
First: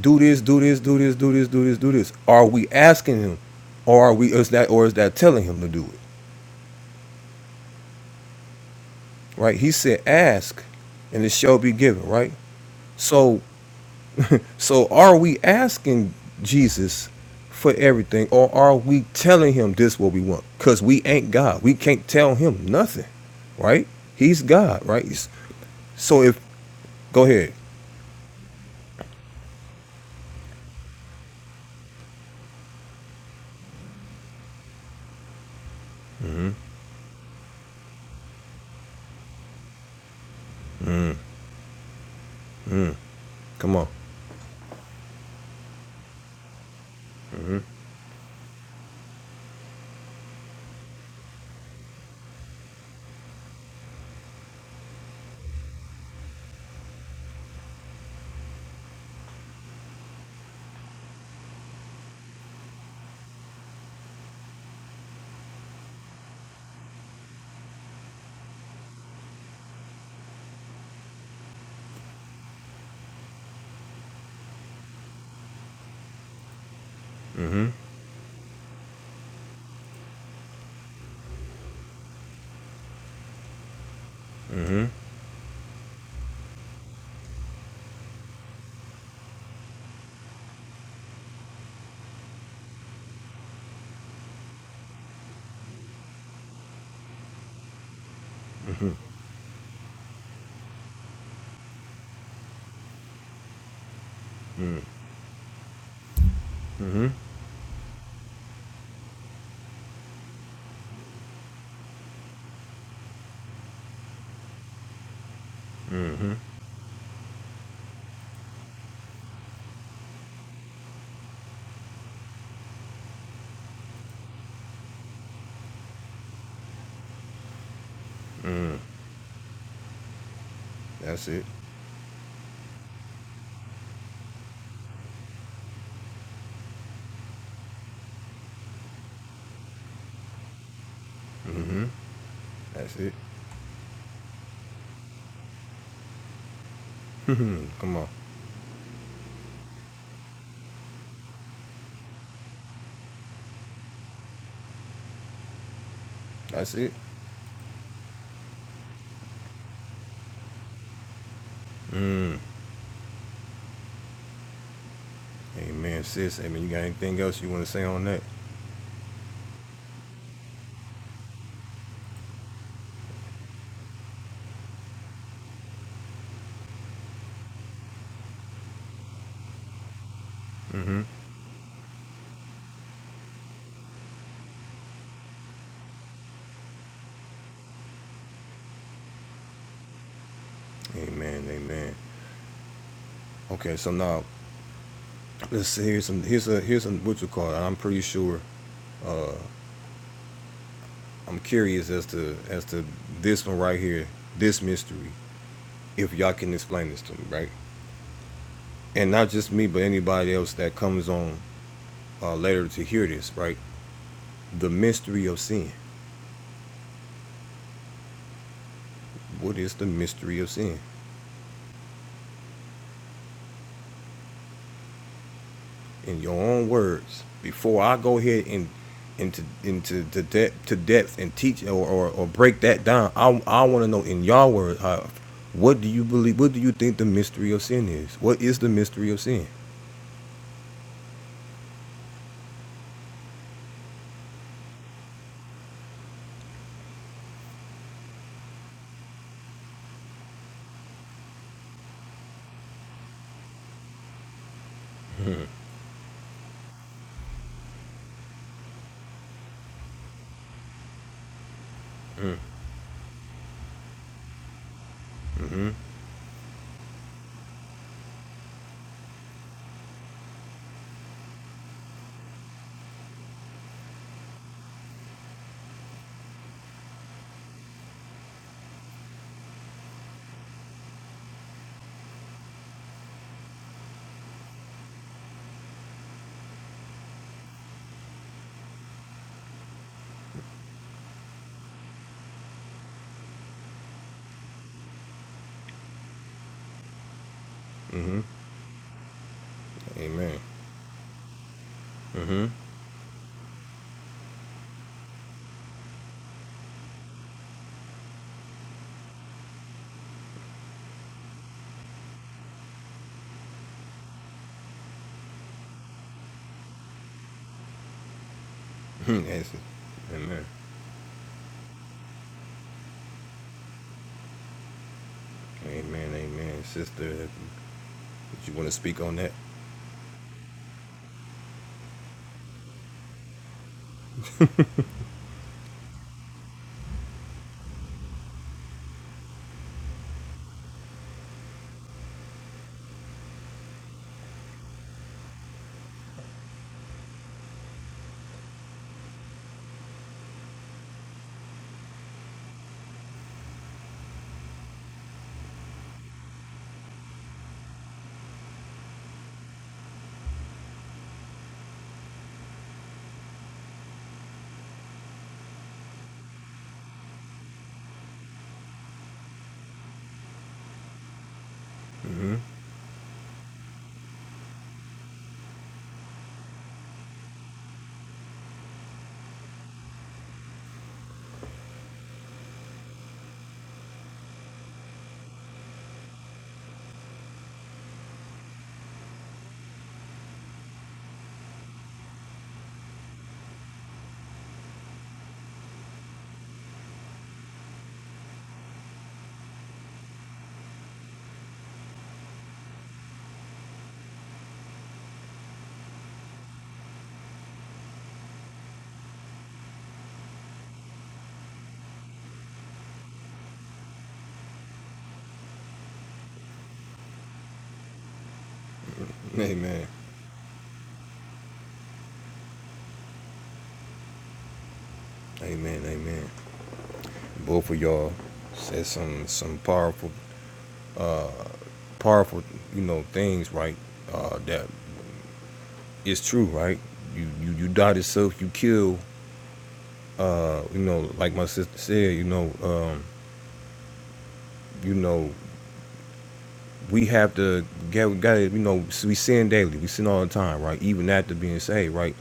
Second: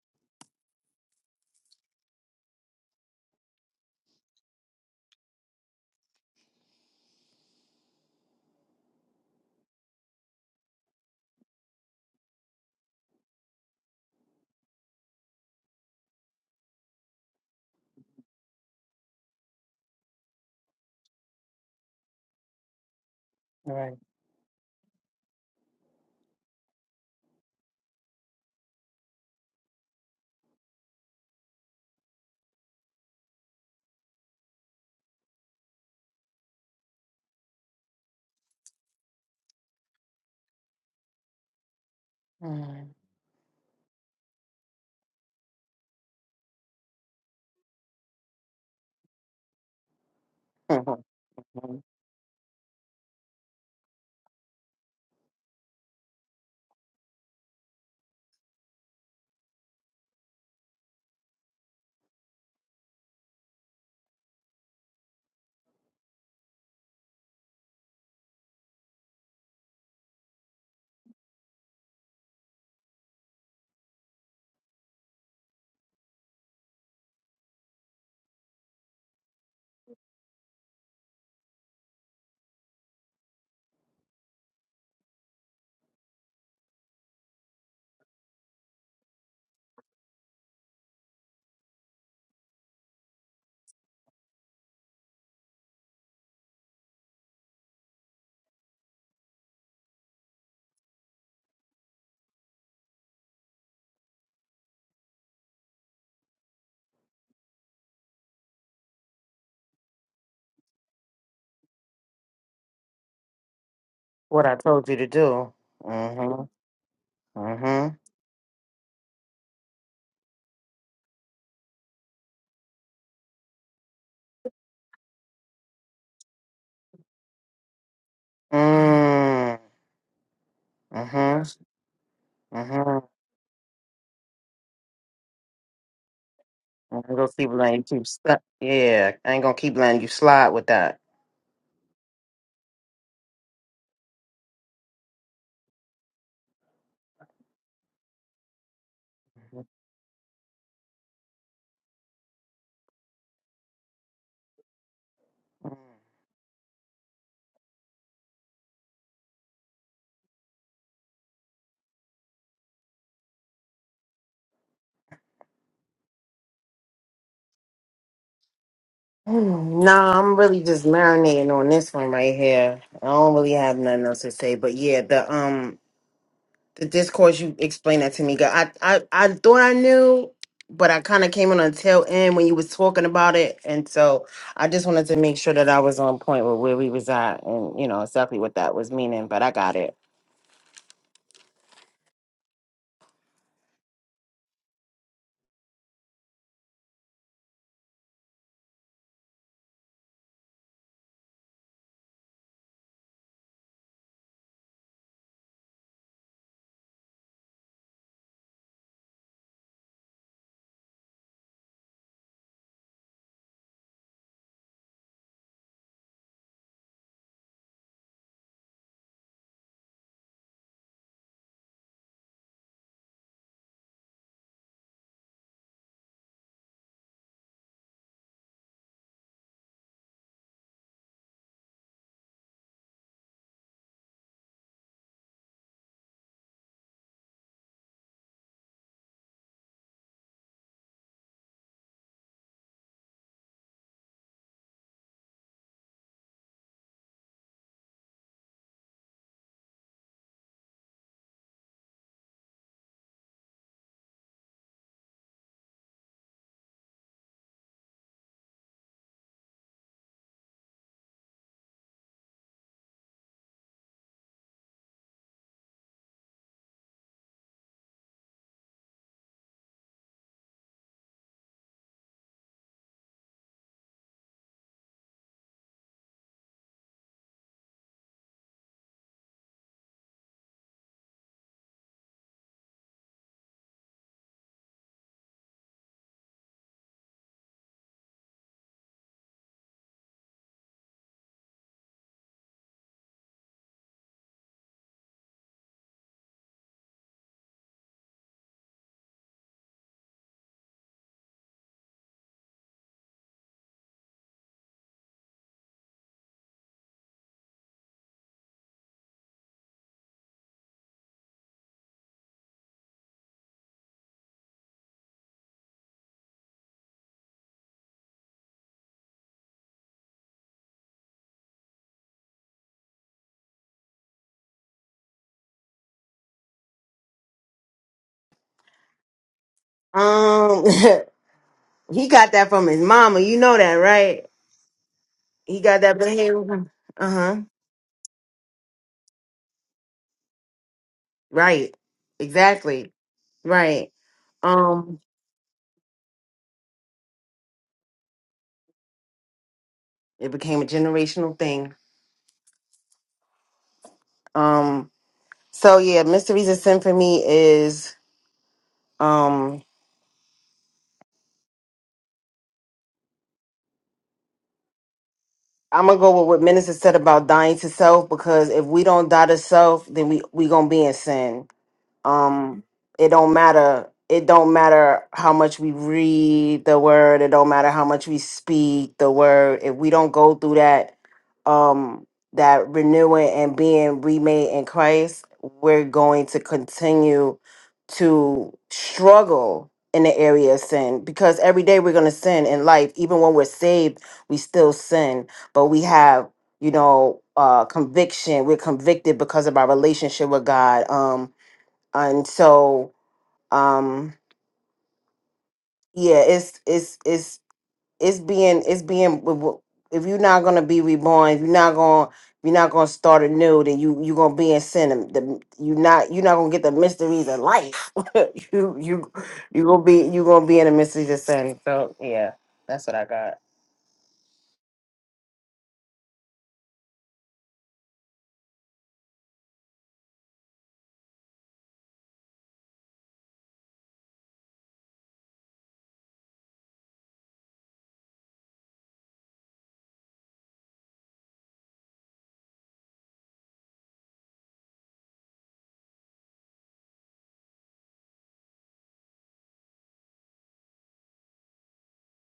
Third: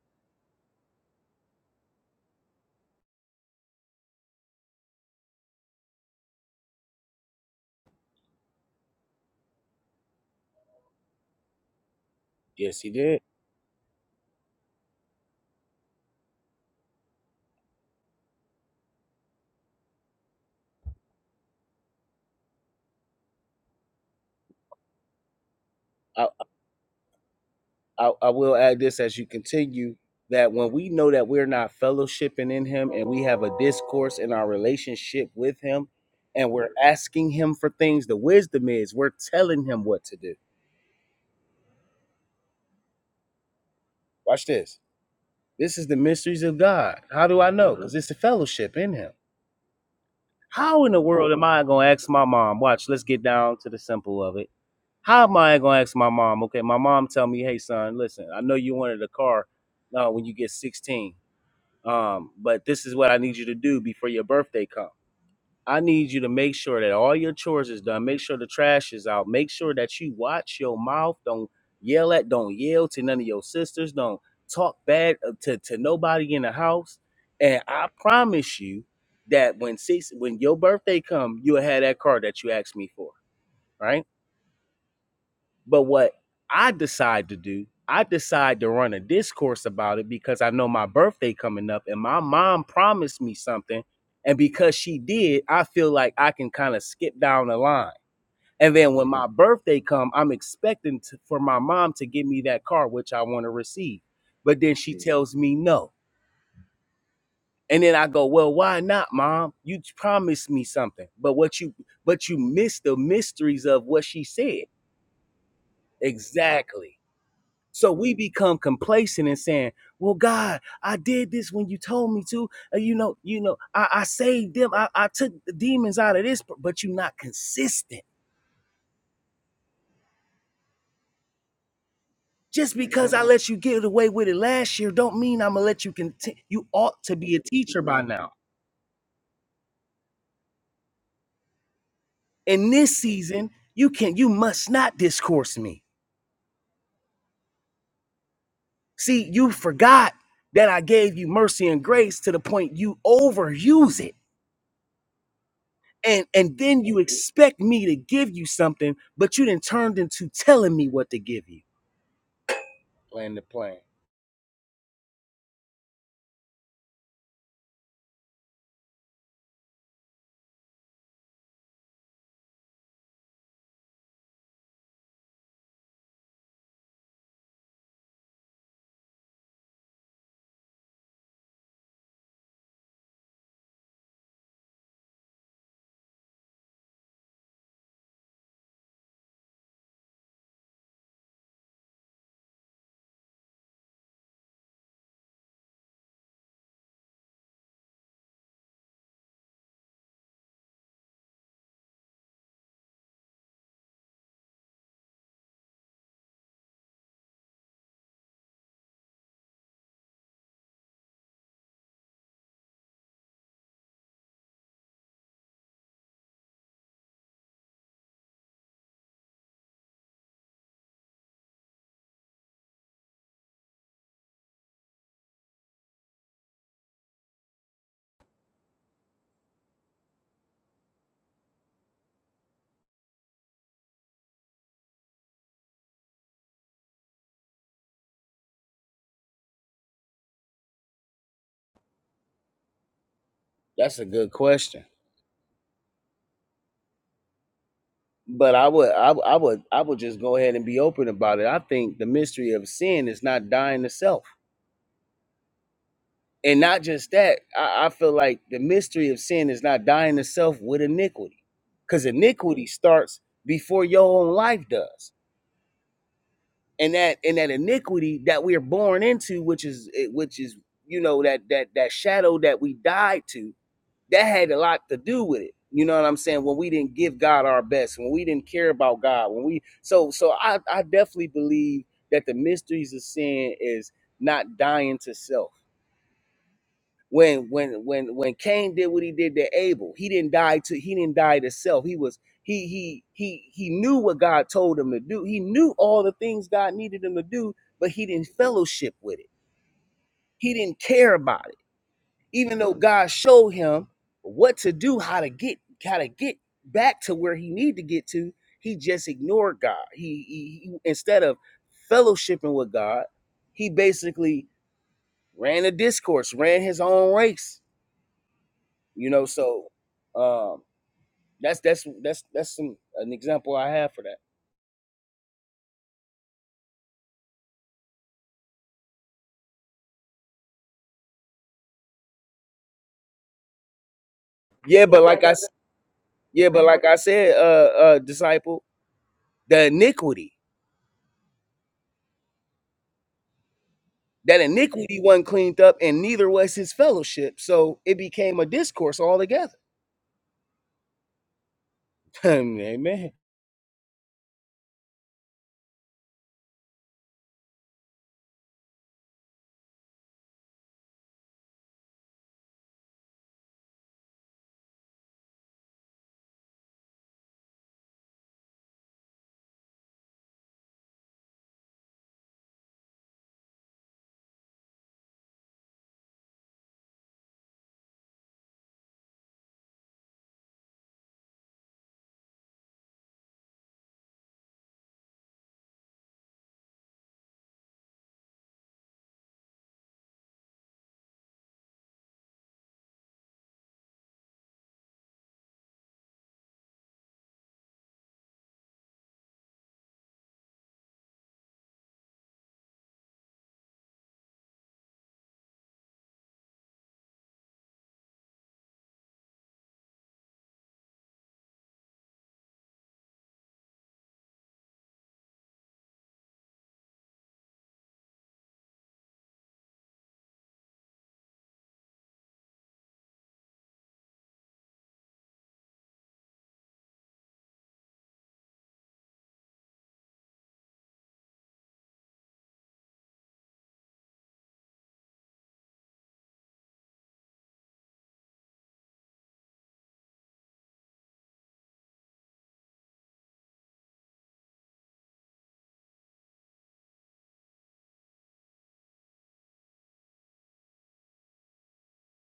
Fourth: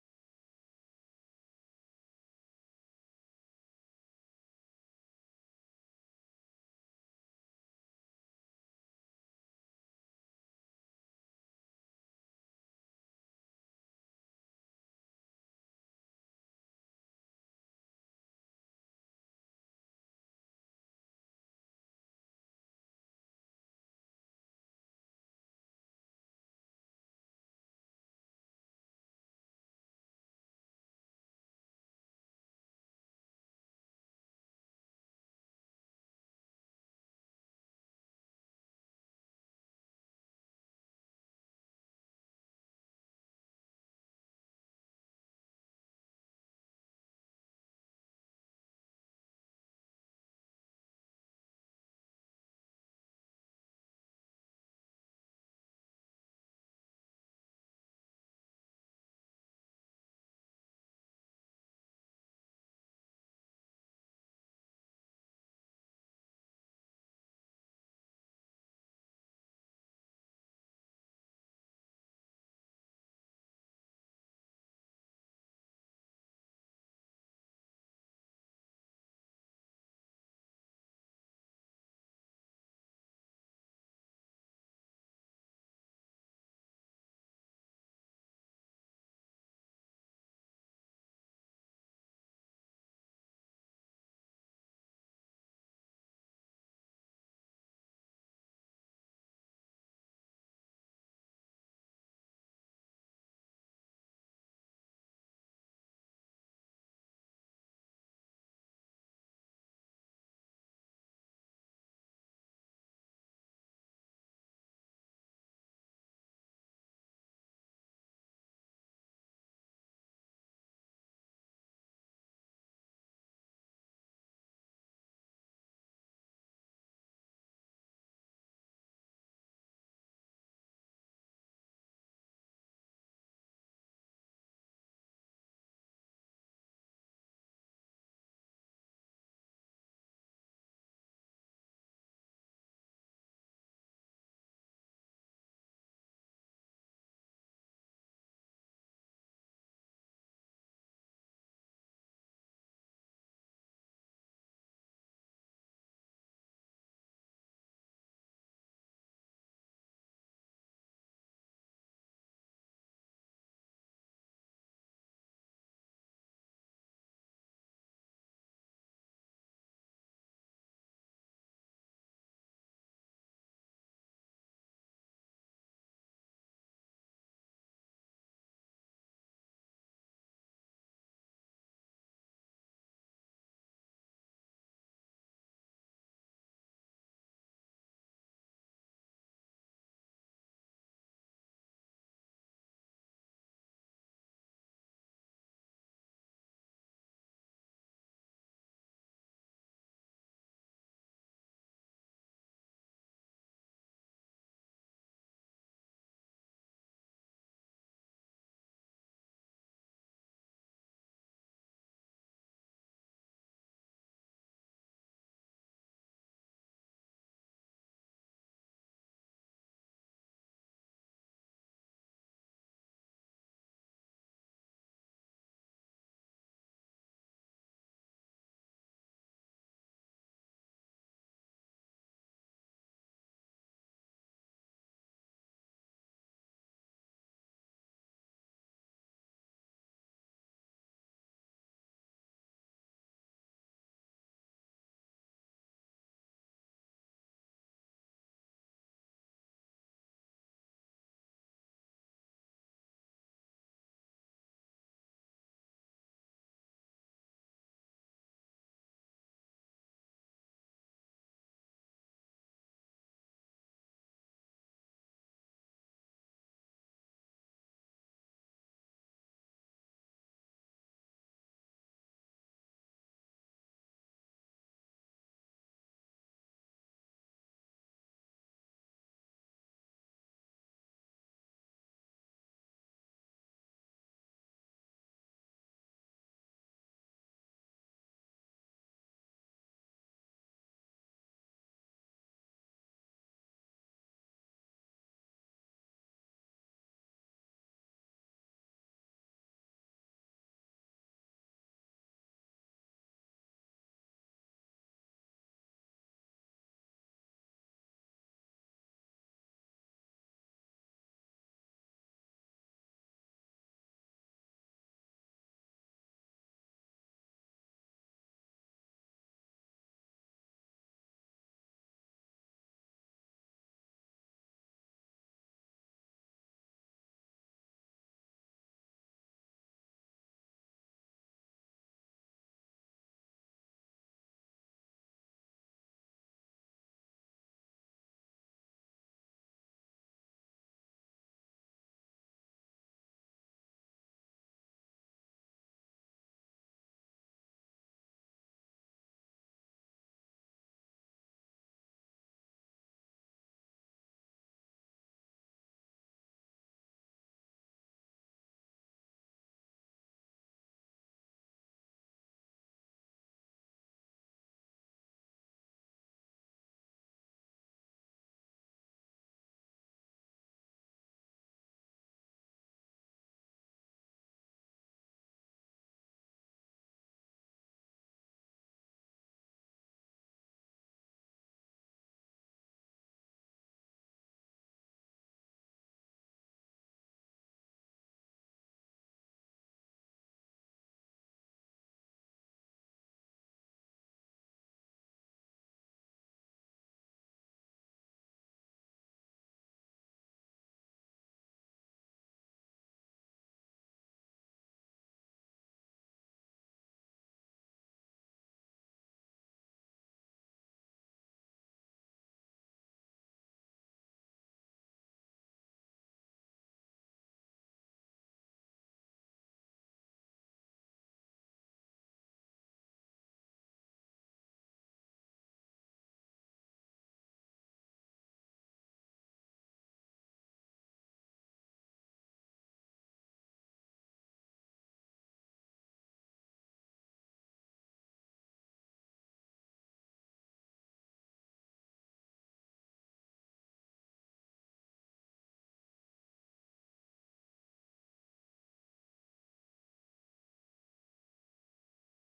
[SPEAKER 1] do this, do this, do this, do this, do this, do this. Are we asking him, or are we is that or is that telling him to do it? Right? He said, "Ask, and it shall be given." Right?
[SPEAKER 2] Yes, he did.
[SPEAKER 1] So, so are we asking Jesus for everything, or are we telling him this what we want? Cause we ain't God. We can't tell him nothing. Right?
[SPEAKER 3] Right.
[SPEAKER 1] He's God. Right? He's- So
[SPEAKER 2] I,
[SPEAKER 1] if go ahead,
[SPEAKER 2] I, I will add this as you continue that when we know that we're not fellowshipping in Him and we have a discourse in our relationship with Him and we're asking Him for things, the wisdom is we're telling Him what to do.
[SPEAKER 3] Mm-hmm.
[SPEAKER 1] come on.
[SPEAKER 2] Watch this This is the mysteries of God. How do I know? Because it's a fellowship in Him. How in the
[SPEAKER 3] Mm-hmm.
[SPEAKER 2] world am I going to ask my mom? Watch, let's get down to the simple of it. How am I going to ask my mom? Okay, my mom tell me, hey, son, listen, I know you wanted a car uh, when you get 16, um, but this is what I need you to do before your birthday comes. I need you to make sure that all your chores is done. Make sure the trash is out. Make sure that you watch your mouth. Don't yell at, don't yell to none of your sisters. Don't talk bad uh, to, to nobody in the house. And
[SPEAKER 1] Mm-hmm.
[SPEAKER 2] I promise you that when six when your birthday come, you'll have that car that you asked me for. Right?
[SPEAKER 1] Mm-hmm.
[SPEAKER 2] But what I decide to do, I decide to run a discourse about it because I know my birthday coming up and my mom promised me something. And because she did, I feel like I can kind of skip down the line. And then when my birthday come, I'm expecting to, for my mom to give me that car, which I want to receive. But then she tells me no.
[SPEAKER 1] Mm-hmm.
[SPEAKER 2] And then I go, well, why not, mom? You promised me something. But what you but you missed the mysteries of what she
[SPEAKER 3] What I
[SPEAKER 2] said.
[SPEAKER 3] told you to do.
[SPEAKER 1] Mm-hmm.
[SPEAKER 3] Mm-hmm.
[SPEAKER 2] Exactly. So
[SPEAKER 3] Mm-hmm.
[SPEAKER 2] we become complacent and saying, "Well, God, I did this when you told me to. Uh, you know, you know, I, I saved them. I, I took the demons out of this, but, but you're not consistent.
[SPEAKER 3] Mm-hmm.
[SPEAKER 1] That's it.
[SPEAKER 3] Mm-hmm.
[SPEAKER 2] Just
[SPEAKER 3] Mm-hmm.
[SPEAKER 2] because I let you get away with it last year, don't mean I'm gonna let you continue. You ought
[SPEAKER 3] I'm
[SPEAKER 2] to
[SPEAKER 3] gonna
[SPEAKER 2] be a
[SPEAKER 3] keep letting
[SPEAKER 2] teacher
[SPEAKER 3] you
[SPEAKER 2] by
[SPEAKER 3] keep
[SPEAKER 2] now.
[SPEAKER 3] stuck. Yeah, I ain't gonna keep letting you slide with that.
[SPEAKER 2] In this
[SPEAKER 1] That's it.
[SPEAKER 2] season, you can, you must not discourse me.
[SPEAKER 1] Come on.
[SPEAKER 2] See, you
[SPEAKER 3] Mhm.
[SPEAKER 2] forgot that I gave you mercy and grace to the point you overuse it and and
[SPEAKER 1] That's
[SPEAKER 2] then
[SPEAKER 1] it.
[SPEAKER 2] you expect me to give you something, but you didn't turned into telling me what to give you. Land the plane.
[SPEAKER 1] Amen, sis. Amen. You got anything else you want to say on that?
[SPEAKER 3] Mm, Nah, I'm really just marinating on this one right here. I don't really have nothing else to say, but yeah, the um the discourse you explained that to me, girl. I I I thought I knew, but I kind of came on the tail end when you was talking about it, and so I just wanted to make sure that I was on point with where we was at, and you know exactly what that was meaning. But I got it.
[SPEAKER 1] Amen. Amen. Okay, so now let's see, here's some here's a here's some what you call it. I'm pretty sure I'm curious as to as to this one right here, this mystery. If y'all can explain this to me, right? And not just me, but anybody else that comes on uh, later to hear this, right? The mystery of sin. What is the mystery of sin? in your own words before I go ahead and into into the depth to depth and teach or, or, or break that down. I I want to know in your words, how what do you believe? What do you think the mystery of sin is? What is the mystery of sin?
[SPEAKER 2] That's a good question. But I would, I, would- I would, I would just go ahead and be open about it. I think the mystery of sin is not dying to self, and not just that. I, I feel like the mystery of sin is not dying to self with iniquity, because iniquity starts before your own life does. and that and that iniquity that we are born into, which is eh, which is you know that that that shadow that we died to, that had a lot to do with it. You know what I'm saying? When we didn't give God our best, when we didn't care about God, when we so so I I definitely believe that the mysteries of sin is not dying to self when when when when Cain did what he did to Abel, he didn't die to he didn't die to self. He was he he he he knew what God told him to do. He knew all the things God needed him to do, but he
[SPEAKER 1] hmm
[SPEAKER 2] didn't fellowship with it.
[SPEAKER 1] Amen.
[SPEAKER 2] He didn't care about it,
[SPEAKER 1] hmm
[SPEAKER 2] even though God showed him what to do, how to get how to get back to where he needed to get to. He just ignored God. He, he he- instead of fellowshipping with God, he basically ran a discourse, ran his own race You know, so
[SPEAKER 1] Amen.
[SPEAKER 2] um, that's that's that's that's some an example I have for that.
[SPEAKER 1] Amen. Amen. Sister, would you want to speak on that?
[SPEAKER 3] Um, he got that from his mama. You know that, right?
[SPEAKER 2] Yeah, but like I,
[SPEAKER 3] He got that from
[SPEAKER 2] yeah, but
[SPEAKER 3] him.
[SPEAKER 2] like I
[SPEAKER 3] Uh
[SPEAKER 2] said,
[SPEAKER 3] huh.
[SPEAKER 2] uh, uh, disciple, the iniquity
[SPEAKER 3] Right. Exactly. Right.
[SPEAKER 2] that iniquity
[SPEAKER 3] Um,
[SPEAKER 2] wasn't cleaned up, and neither was his fellowship, so it became a discourse altogether.
[SPEAKER 3] it became a generational thing.
[SPEAKER 2] Amen.
[SPEAKER 3] Um, so yeah, mysteries and symphony is um I'm gonna go with what Minister said about dying to self because if we don't die to self, then we we gonna be in sin.
[SPEAKER 1] hmm
[SPEAKER 3] um it don't matter it don't matter how much we read the word it don't matter how much we speak the word if we don't go through that um that renewing and being remade in christ we're going to continue to struggle in the area of sin because every day we're going to sin in life even when we're saved we still sin but we have you know uh conviction we're convicted because of our relationship with god um and so um yeah it's it's it's it's being it's being w- w- if you're not gonna be reborn if you're not gonna if you're not gonna start anew then you you're gonna be in sin and the, you're not you're not gonna get the mysteries of life you you you gonna
[SPEAKER 1] Amen.
[SPEAKER 3] be you gonna be in the mysteries of sin so
[SPEAKER 1] Amen. Amen. Both of y'all said some some powerful powerful you know things right uh, that it's true, right? You you you die to self, you kill. Uh, you know, like my sister said, you know, um, you know, we have to get we gotta, you know, we sin daily, we sin all the time, right? Even after being saved, right?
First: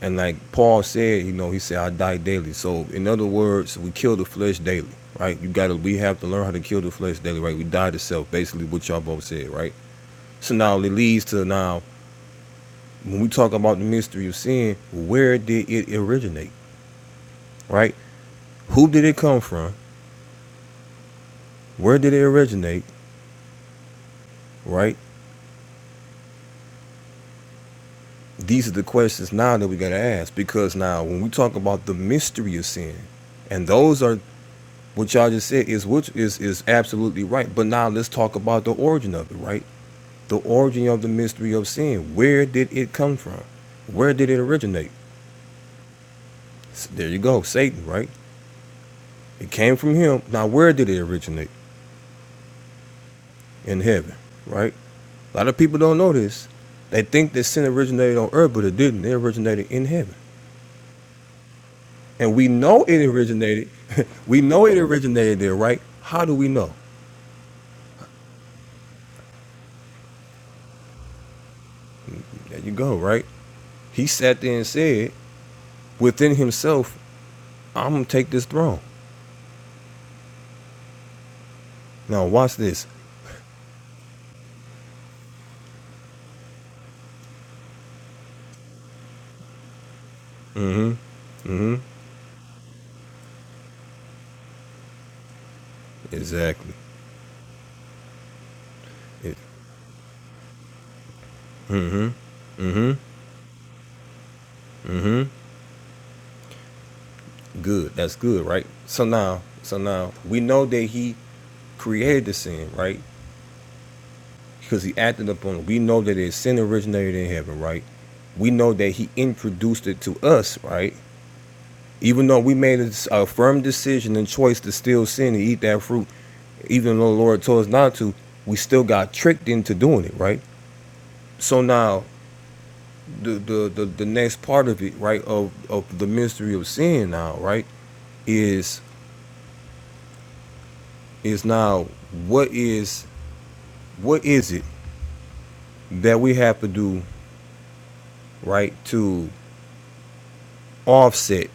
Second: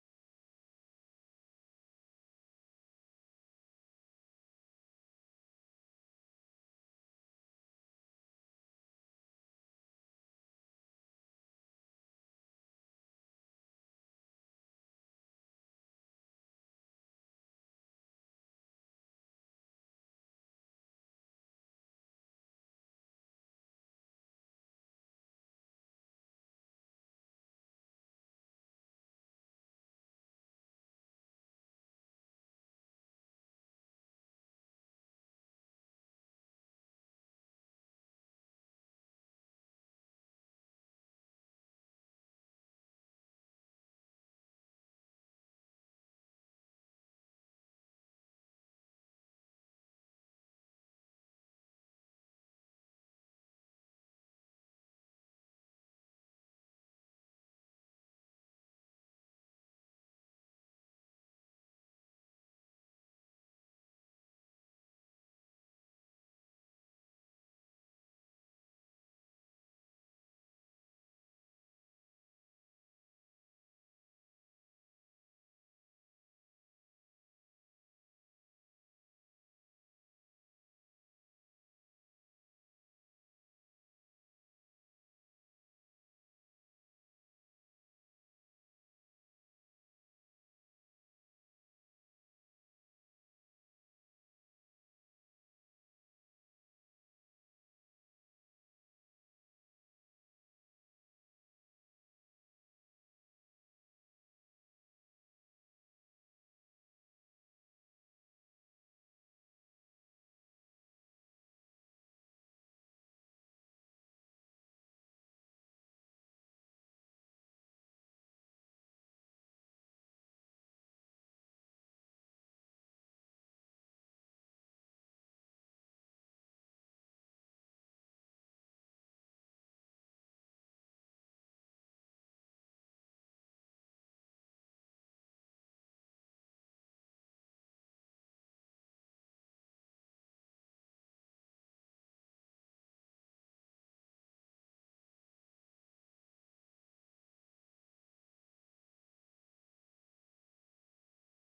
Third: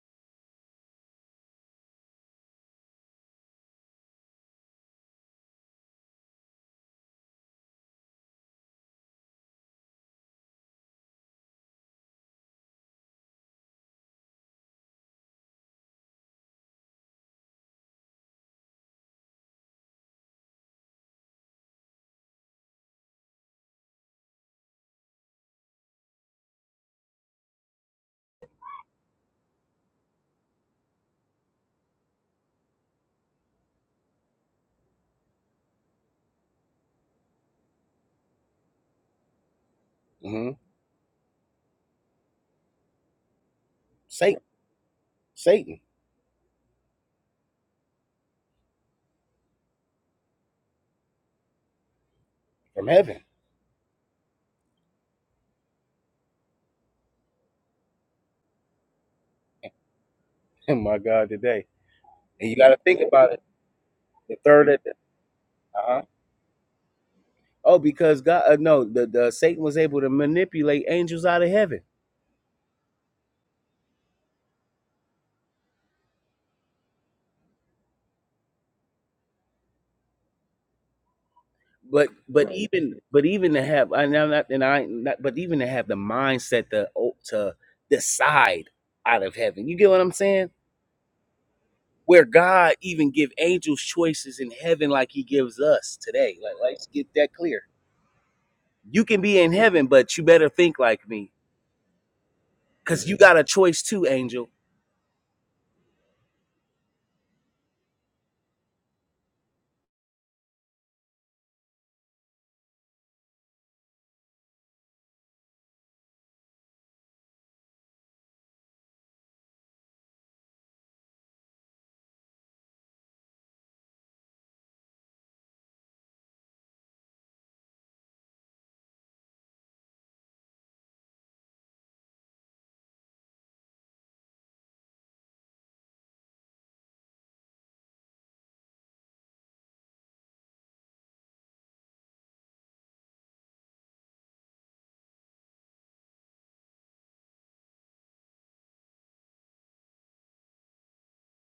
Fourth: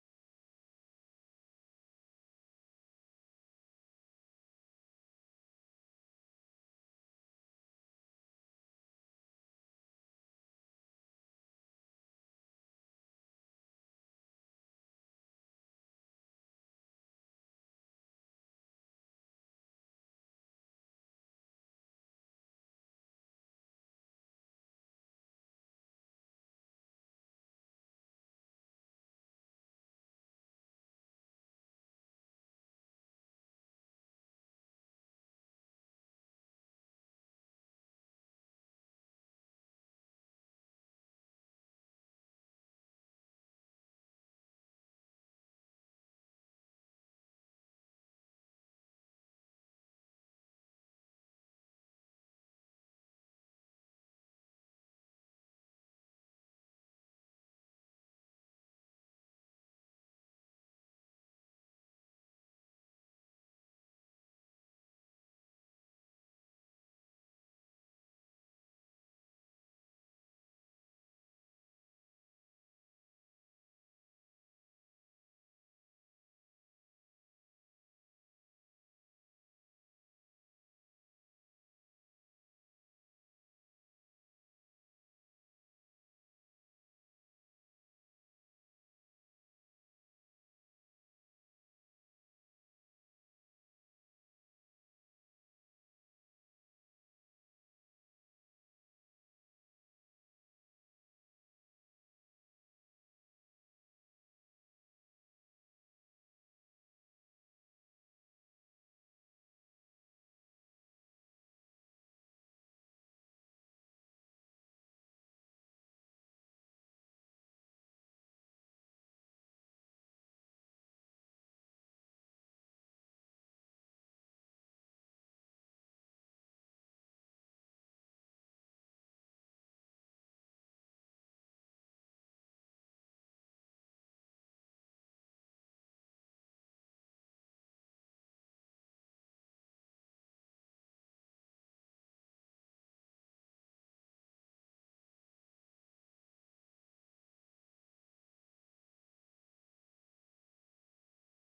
[SPEAKER 1] And like Paul said, you know, he said, I die daily. So in other words, we kill the flesh daily, right? You gotta we have to learn how to kill the flesh daily, right? We die to self, basically what y'all both said, right? So now it leads to now when we talk about the mystery of sin, where did it originate? Right? Who did it come from? Where did it originate? Right? These are the questions now that we gotta ask because now when we talk about the mystery of sin, and those are what y'all just said is which is is absolutely right. But now let's talk about the origin of it, right? The
[SPEAKER 2] hmm
[SPEAKER 1] origin of the mystery of sin. Where did it come from? Where did it
[SPEAKER 2] Satan,
[SPEAKER 1] originate?
[SPEAKER 2] Satan
[SPEAKER 1] S- There you go, Satan, right? It came from him. Now where did it originate?
[SPEAKER 2] from heaven.
[SPEAKER 1] In heaven, right? A lot of people don't know this. They think that sin originated on earth, but it didn't. It originated in heaven
[SPEAKER 2] my God, today,
[SPEAKER 1] and we
[SPEAKER 2] and you got to
[SPEAKER 1] know
[SPEAKER 2] think
[SPEAKER 1] it
[SPEAKER 2] about it.
[SPEAKER 1] originated.
[SPEAKER 2] The
[SPEAKER 1] we know
[SPEAKER 2] third, uh
[SPEAKER 1] it originated there, right?
[SPEAKER 2] huh.
[SPEAKER 1] How do we know?
[SPEAKER 2] Oh, because God, uh, no, the, the Satan was able to manipulate angels out of heaven.
[SPEAKER 1] There you go, right? He sat there and said within himself, "I'm gonna take this throne."
[SPEAKER 2] but
[SPEAKER 1] Now
[SPEAKER 2] but Right.
[SPEAKER 1] watch this.
[SPEAKER 2] even but even to have I'm not and I not, but even to have the mindset to o- to decide out of heaven. You get what I'm saying?
[SPEAKER 1] Mm-hmm. Mm-hmm.
[SPEAKER 2] Where God even give angels choices in heaven like he gives us today. Like
[SPEAKER 1] Exactly.
[SPEAKER 2] let's get that clear. You can
[SPEAKER 1] It,
[SPEAKER 2] be in heaven, but you better think like me.
[SPEAKER 1] mm-hmm.
[SPEAKER 2] Cause
[SPEAKER 1] Mm-hmm.
[SPEAKER 2] you got a choice too, angel.
[SPEAKER 1] Mm-hmm. Good. That's good, right? So now, so now we know that he created the sin, right? Because he acted upon it. We know that his sin originated in heaven, right? We know that he introduced it to us, right? Even though we made a a firm decision and choice to still sin and eat that fruit, even though the Lord told us not to, we still got tricked into doing it, right? So now the the the, the next part of it, right, of of the mystery of sin now, right, is is now what is what is it that we have to do, right, to offset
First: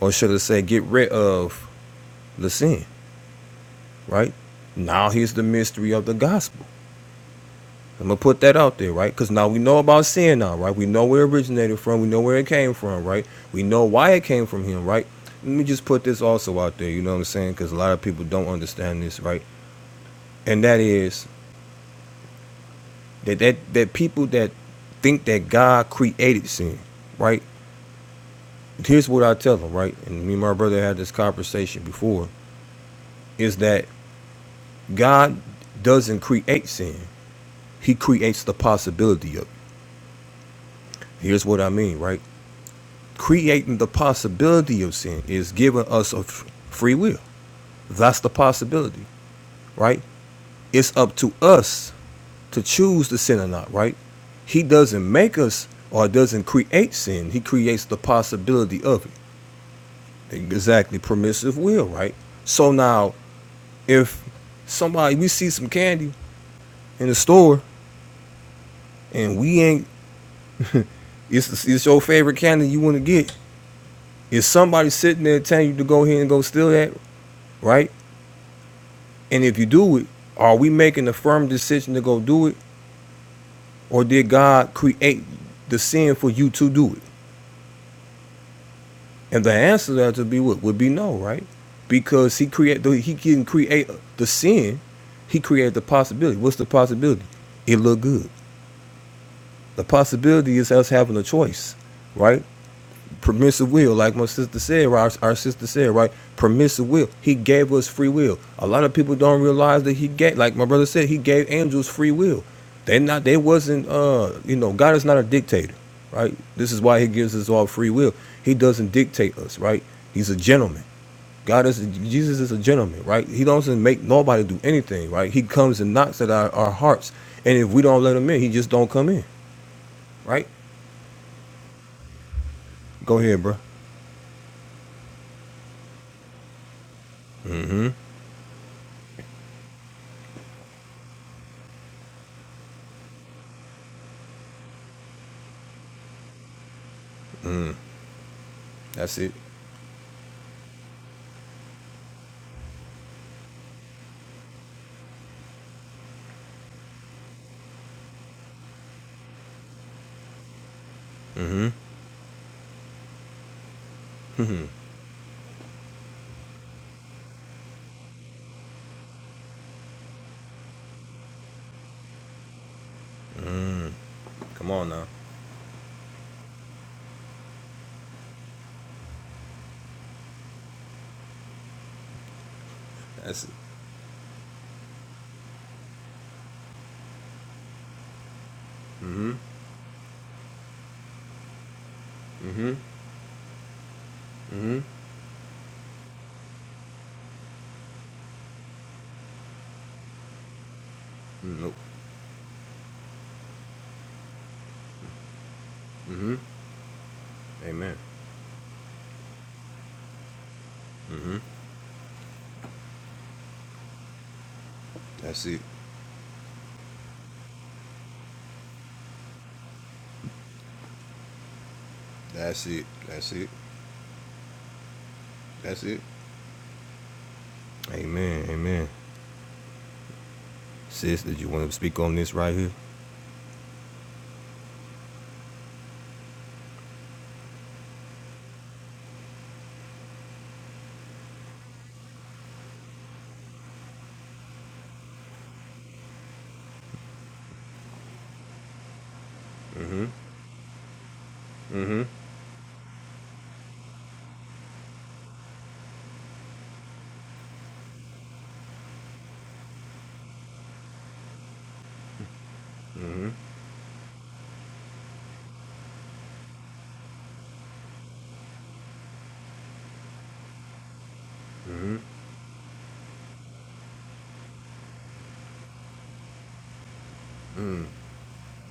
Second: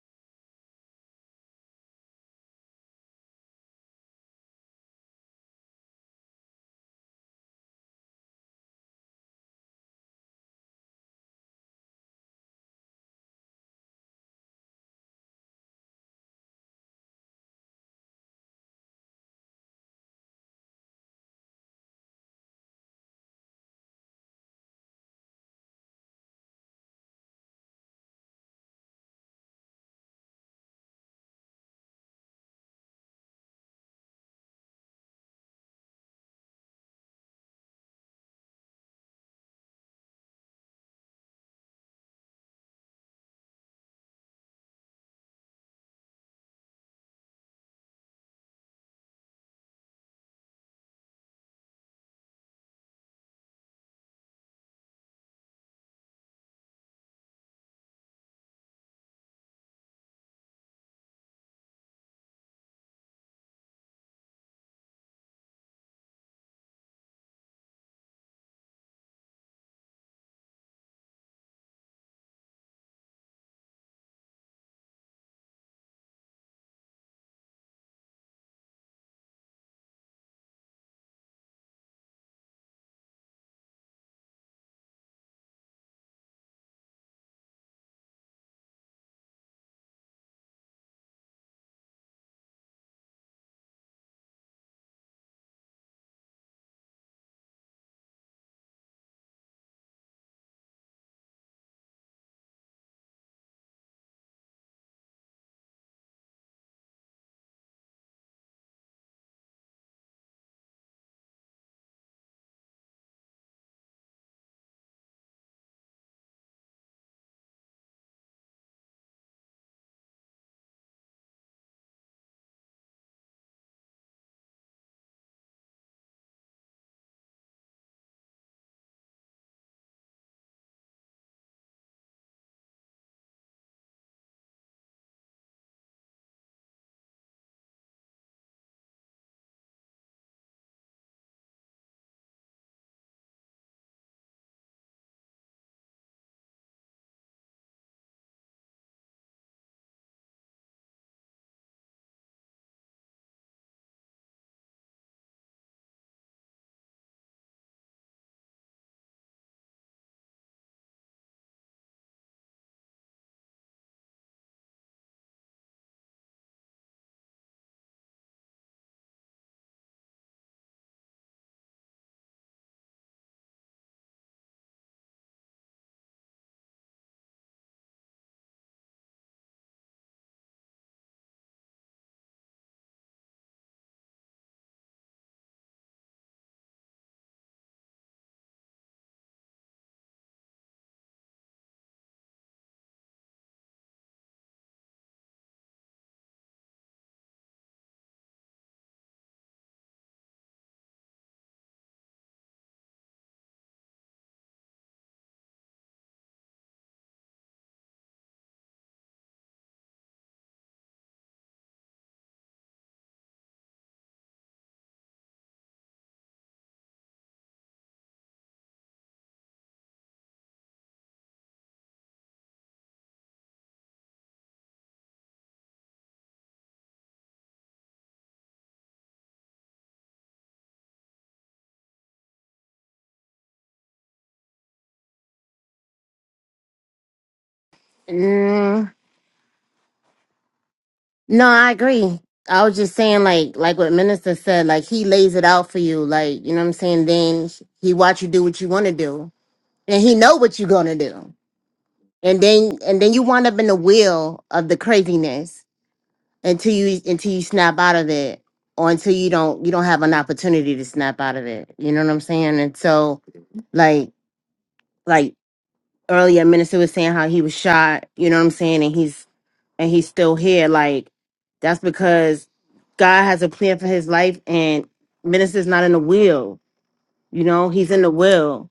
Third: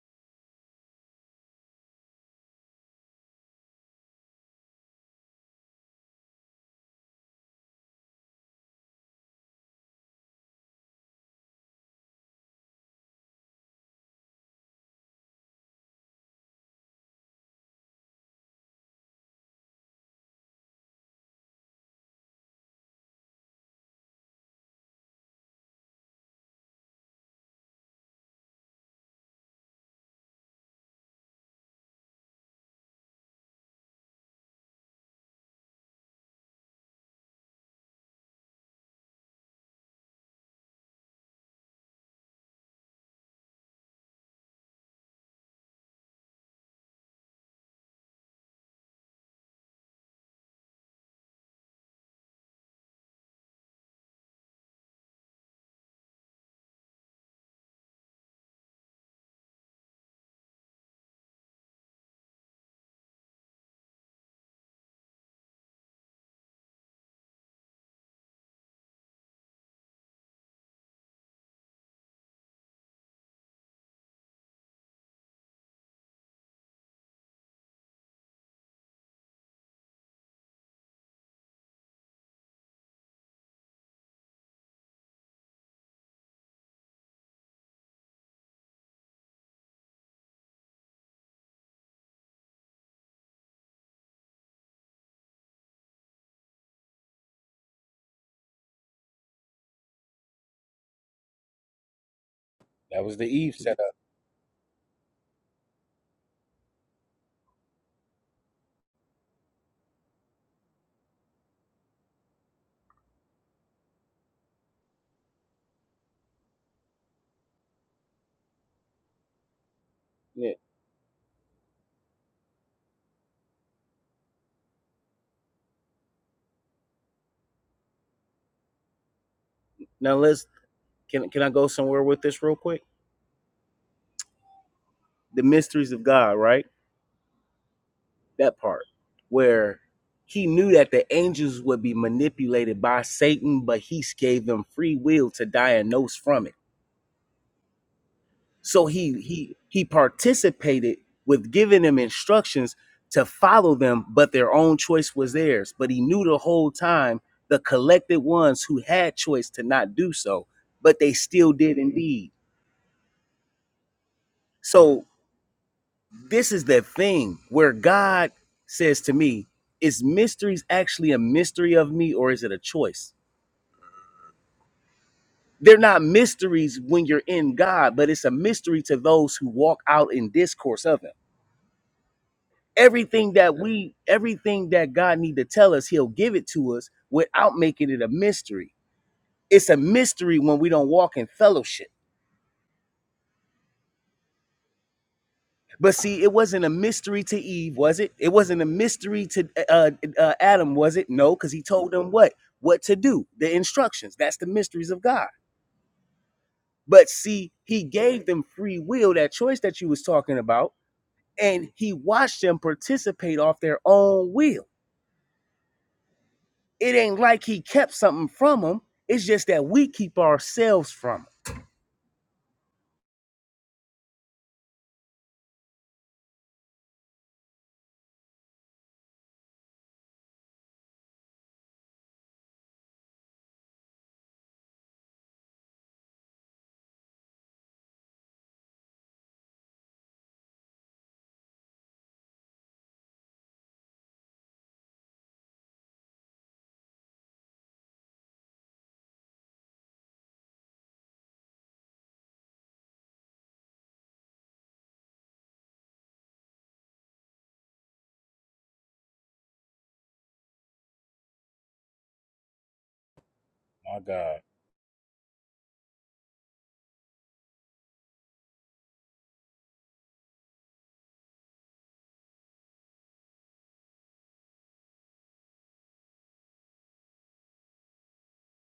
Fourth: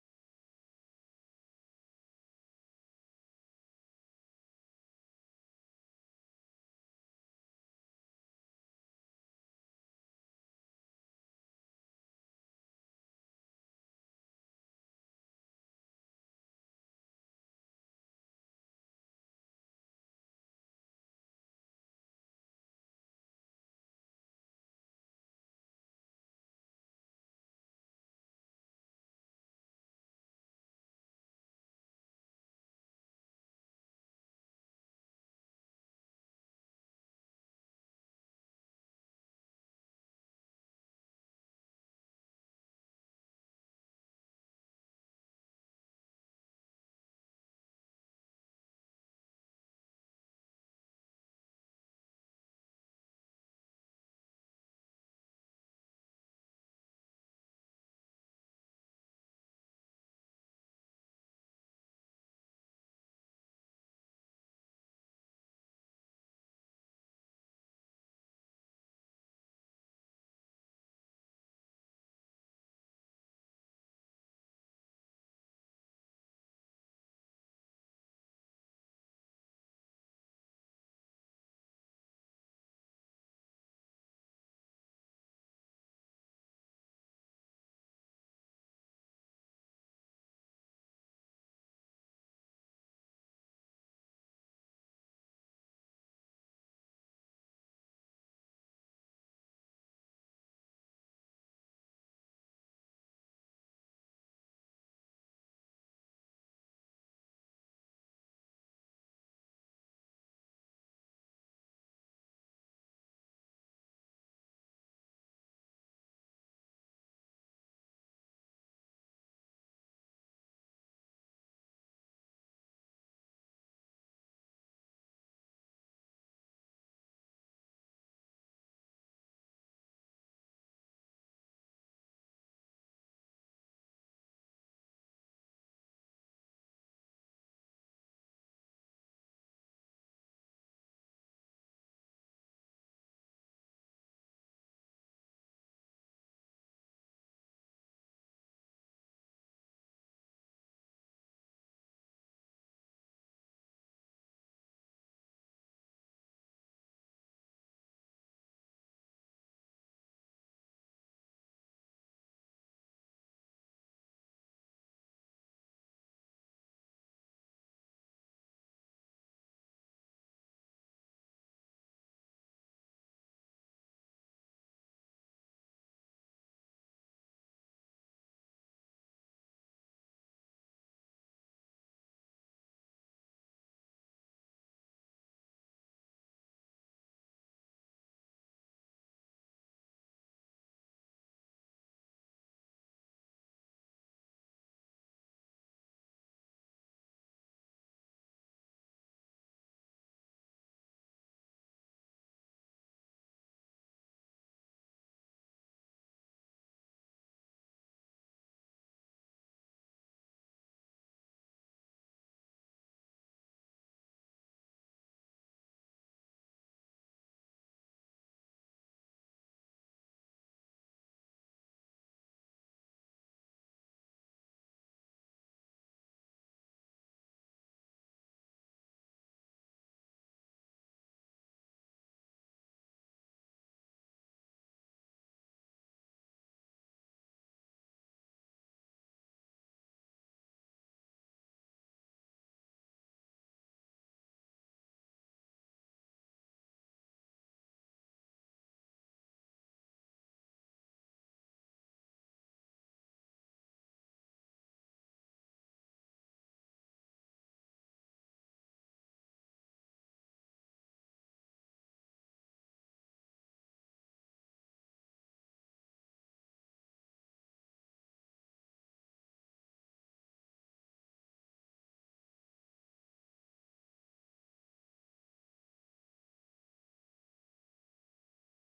[SPEAKER 1] or should I say get rid of the sin, right? Now here's the mystery of the gospel I'm gonna put that out there, right? Because now we know about sin now, right? We know where it originated from. We know where it came from, right? We know why it came from him, right? Let me just put this also out there. You know what I'm saying? Because a lot of people don't understand this, right? And that is that that that people that think that God created sin, right? Here's what I tell them, right? And me and my brother had this conversation before. Is that God doesn't create sin? He creates the possibility of. it. Here's what I mean, right? creating the possibility of sin is giving us a free will. That's the possibility, right? It's up to us to choose to sin or not, right? He doesn't make us or doesn't create sin. He creates the possibility of it. Exactly, permissive will, right? So now, if somebody we see some candy in the store and we ain't, it's it's your favorite candy you want to get. Is somebody sitting there telling you to go ahead and go steal that, right? And if you do it, are we making a firm decision to go do it, or did God create the sin for you to do it? And the answer to that would be what would be no, right? Because he create he didn't create the sin, he created the possibility. What's the possibility? It look good. The possibility is us having a choice, right?
[SPEAKER 2] That was the Eve
[SPEAKER 1] permissive will,
[SPEAKER 2] setup.
[SPEAKER 1] like my sister said, right? Our, our sister said, right? Permissive will. He gave us free will. A lot of people don't realize that he gave, like my brother said, he gave angels free will. They not, they wasn't, uh, you know, God is not a dictator, right? This is why he gives us all free will. He doesn't dictate us, right? He's a
[SPEAKER 2] Yeah.
[SPEAKER 1] gentleman. God is, Jesus is a gentleman, right? He doesn't make nobody do anything, right? He comes and knocks at our, our hearts. And if we don't let him in, he just don't come in,
[SPEAKER 2] Now let's
[SPEAKER 1] right?
[SPEAKER 2] can can I go somewhere with this real quick?
[SPEAKER 1] Go ahead, bro.
[SPEAKER 2] The mysteries of God, right? that part where he knew that the angels would be manipulated by Satan, but he gave them free will to diagnose from it. So
[SPEAKER 1] That's
[SPEAKER 2] he
[SPEAKER 1] it.
[SPEAKER 2] he he participated with giving them instructions to follow them, but their own choice was theirs. But he knew the whole time the collected ones who had choice to not do so, but they still
[SPEAKER 1] hmm
[SPEAKER 2] did indeed. So this is the thing where God says to me, is mysteries actually a mystery of me or is it a choice?
[SPEAKER 1] Come on now.
[SPEAKER 2] They're not mysteries when you're in God, but it's a mystery to those who walk out in discourse of him. Everything
[SPEAKER 1] That's
[SPEAKER 2] that we everything that God need to tell us, he'll give it to us without making it a mystery.
[SPEAKER 1] mm-hmm,
[SPEAKER 2] It's a mystery when we don't walk in fellowship
[SPEAKER 1] mm-hmm, mm-hmm,
[SPEAKER 2] But see, it wasn't a mystery to Eve, was it? It wasn't a mystery to uh, uh, Adam, was it? No, because
[SPEAKER 1] Mm,
[SPEAKER 2] he
[SPEAKER 1] nope,
[SPEAKER 2] told them what what to do, the instructions. That's the mysteries of God.
[SPEAKER 1] mm-hmm,
[SPEAKER 2] But see, he
[SPEAKER 1] amen,
[SPEAKER 2] gave them free will, that choice that you was talking about,
[SPEAKER 1] mm-hmm.
[SPEAKER 2] and he watched them participate off their own will.
[SPEAKER 1] That's it.
[SPEAKER 2] It ain't like he kept something from them. It's just that we keep ourselves from it.
[SPEAKER 1] That's it. That's it. That's it. Amen. Amen. Sis, did you want to speak on this right here?
[SPEAKER 3] Mm, no, I agree. I was just saying, like, like what Minister said, like he lays it out for you, like you know what I'm saying. Then he watch you do what you want to do, and
[SPEAKER 1] Mm-hmm.
[SPEAKER 3] he know what you're gonna do.
[SPEAKER 1] Mm-hmm.
[SPEAKER 3] and then and then you wind up in the wheel of the craziness until you until you snap out of it or until you don't you don't have an opportunity to snap out of it you know what i'm saying and so
[SPEAKER 1] Mm-hmm.
[SPEAKER 3] like like earlier minister was saying how he was shot you know what i'm saying and he's and he's still here like that's
[SPEAKER 1] Mm-hmm.
[SPEAKER 3] because god has a plan for his life and minister's not in the wheel you know he's in the will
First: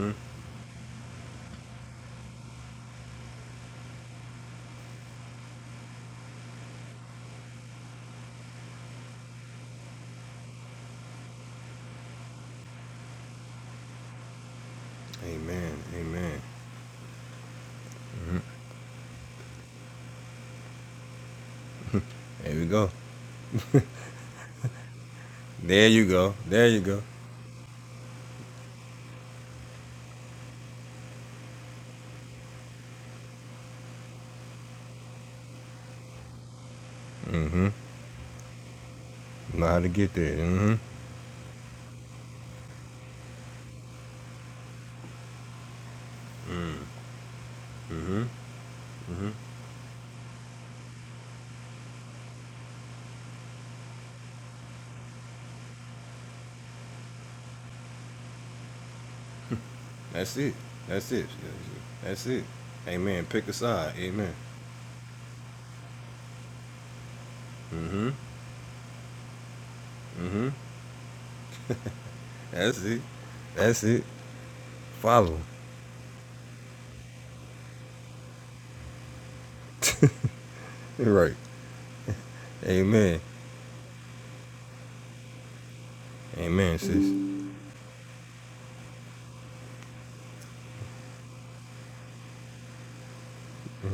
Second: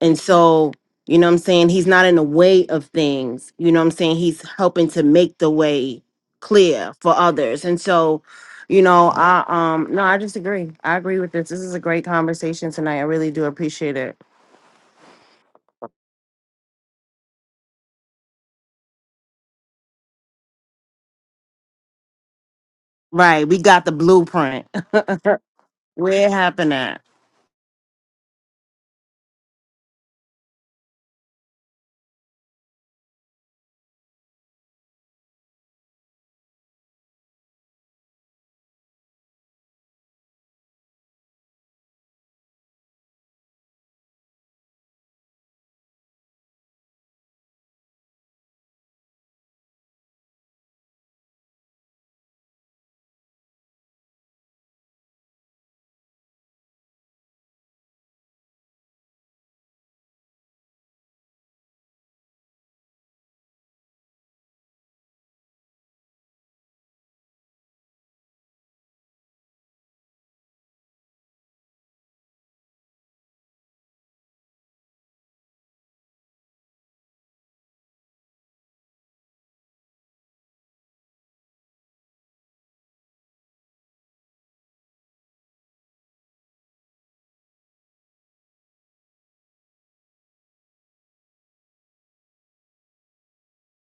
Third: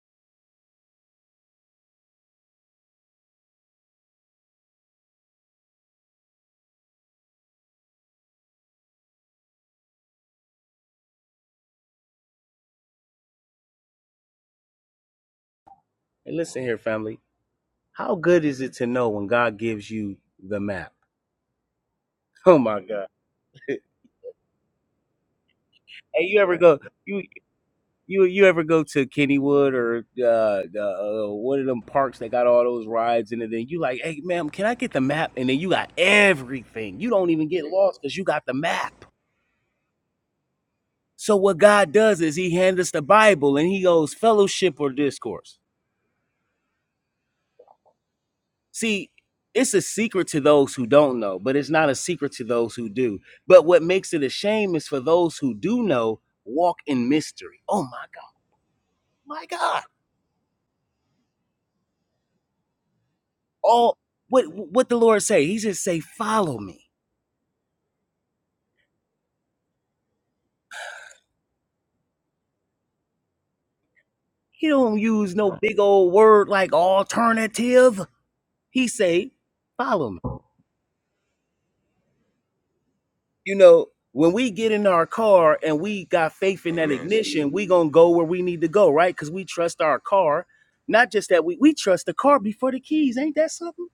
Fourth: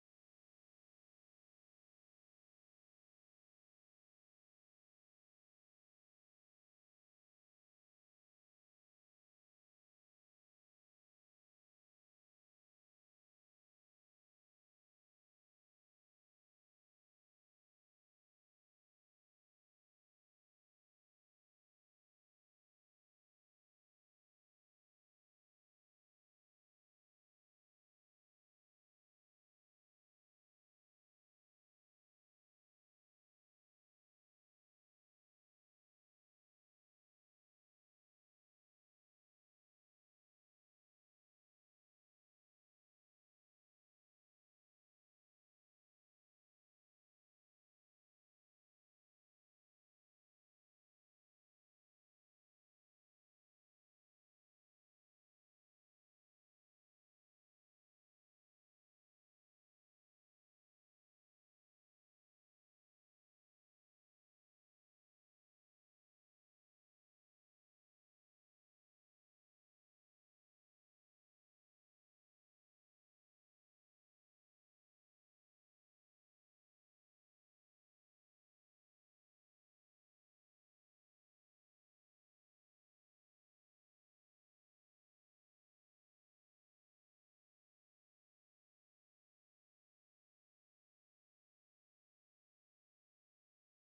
[SPEAKER 3] And so, you know what I'm saying? He's not in the way of things. You know what I'm saying? He's helping to make the way clear for others. And so, you know, I um no, I just agree. I agree with this. This is a great conversation tonight. I really do appreciate it.
[SPEAKER 1] Amen.
[SPEAKER 2] And hey,
[SPEAKER 1] Amen.
[SPEAKER 2] listen here, family. How good is it to know when God gives you the map?
[SPEAKER 1] There
[SPEAKER 2] Oh
[SPEAKER 1] we
[SPEAKER 2] my
[SPEAKER 1] go.
[SPEAKER 2] God.
[SPEAKER 3] Right. We got the blueprint.
[SPEAKER 1] There you
[SPEAKER 2] Hey,
[SPEAKER 3] Where it
[SPEAKER 1] go.
[SPEAKER 2] you ever
[SPEAKER 1] There
[SPEAKER 3] happened
[SPEAKER 2] go?
[SPEAKER 1] you
[SPEAKER 3] at.
[SPEAKER 1] go.
[SPEAKER 2] you? you you ever go to Kennywood or uh, uh, one of them parks that got all those rides and then you like, hey, ma'am, can I get the map? And then you got everything. You don't even get lost because you got the map.
[SPEAKER 1] You Know how to get there. Mm-hmm.
[SPEAKER 2] So what God does is He hands us the Bible and He goes fellowship or discourse.
[SPEAKER 1] Mm-hmm.
[SPEAKER 2] See,
[SPEAKER 1] Mm-hmm.
[SPEAKER 2] it's a secret to those who don't know, but it's not a secret to those who do. But what makes it a shame is for those who do know walk in mystery. Oh my God, my God!
[SPEAKER 1] That's it. That's it. That's it. Amen. Pick a side.
[SPEAKER 2] All
[SPEAKER 1] Amen.
[SPEAKER 2] what what the Lord say? He just say, follow me
[SPEAKER 1] Mm-hmm. Mm-hmm. That's it. That's it.
[SPEAKER 2] He don't use
[SPEAKER 1] Follow.
[SPEAKER 2] no big old word like alternative. He say, follow me.
[SPEAKER 1] Right. Amen.
[SPEAKER 2] You know, when we get in our car and we got faith in
[SPEAKER 1] Amen,
[SPEAKER 2] that
[SPEAKER 1] sis.
[SPEAKER 2] ignition, we gonna go where we need to go, right? Because we trust our car. Not just that we we trust the car before the keys. Ain't that something?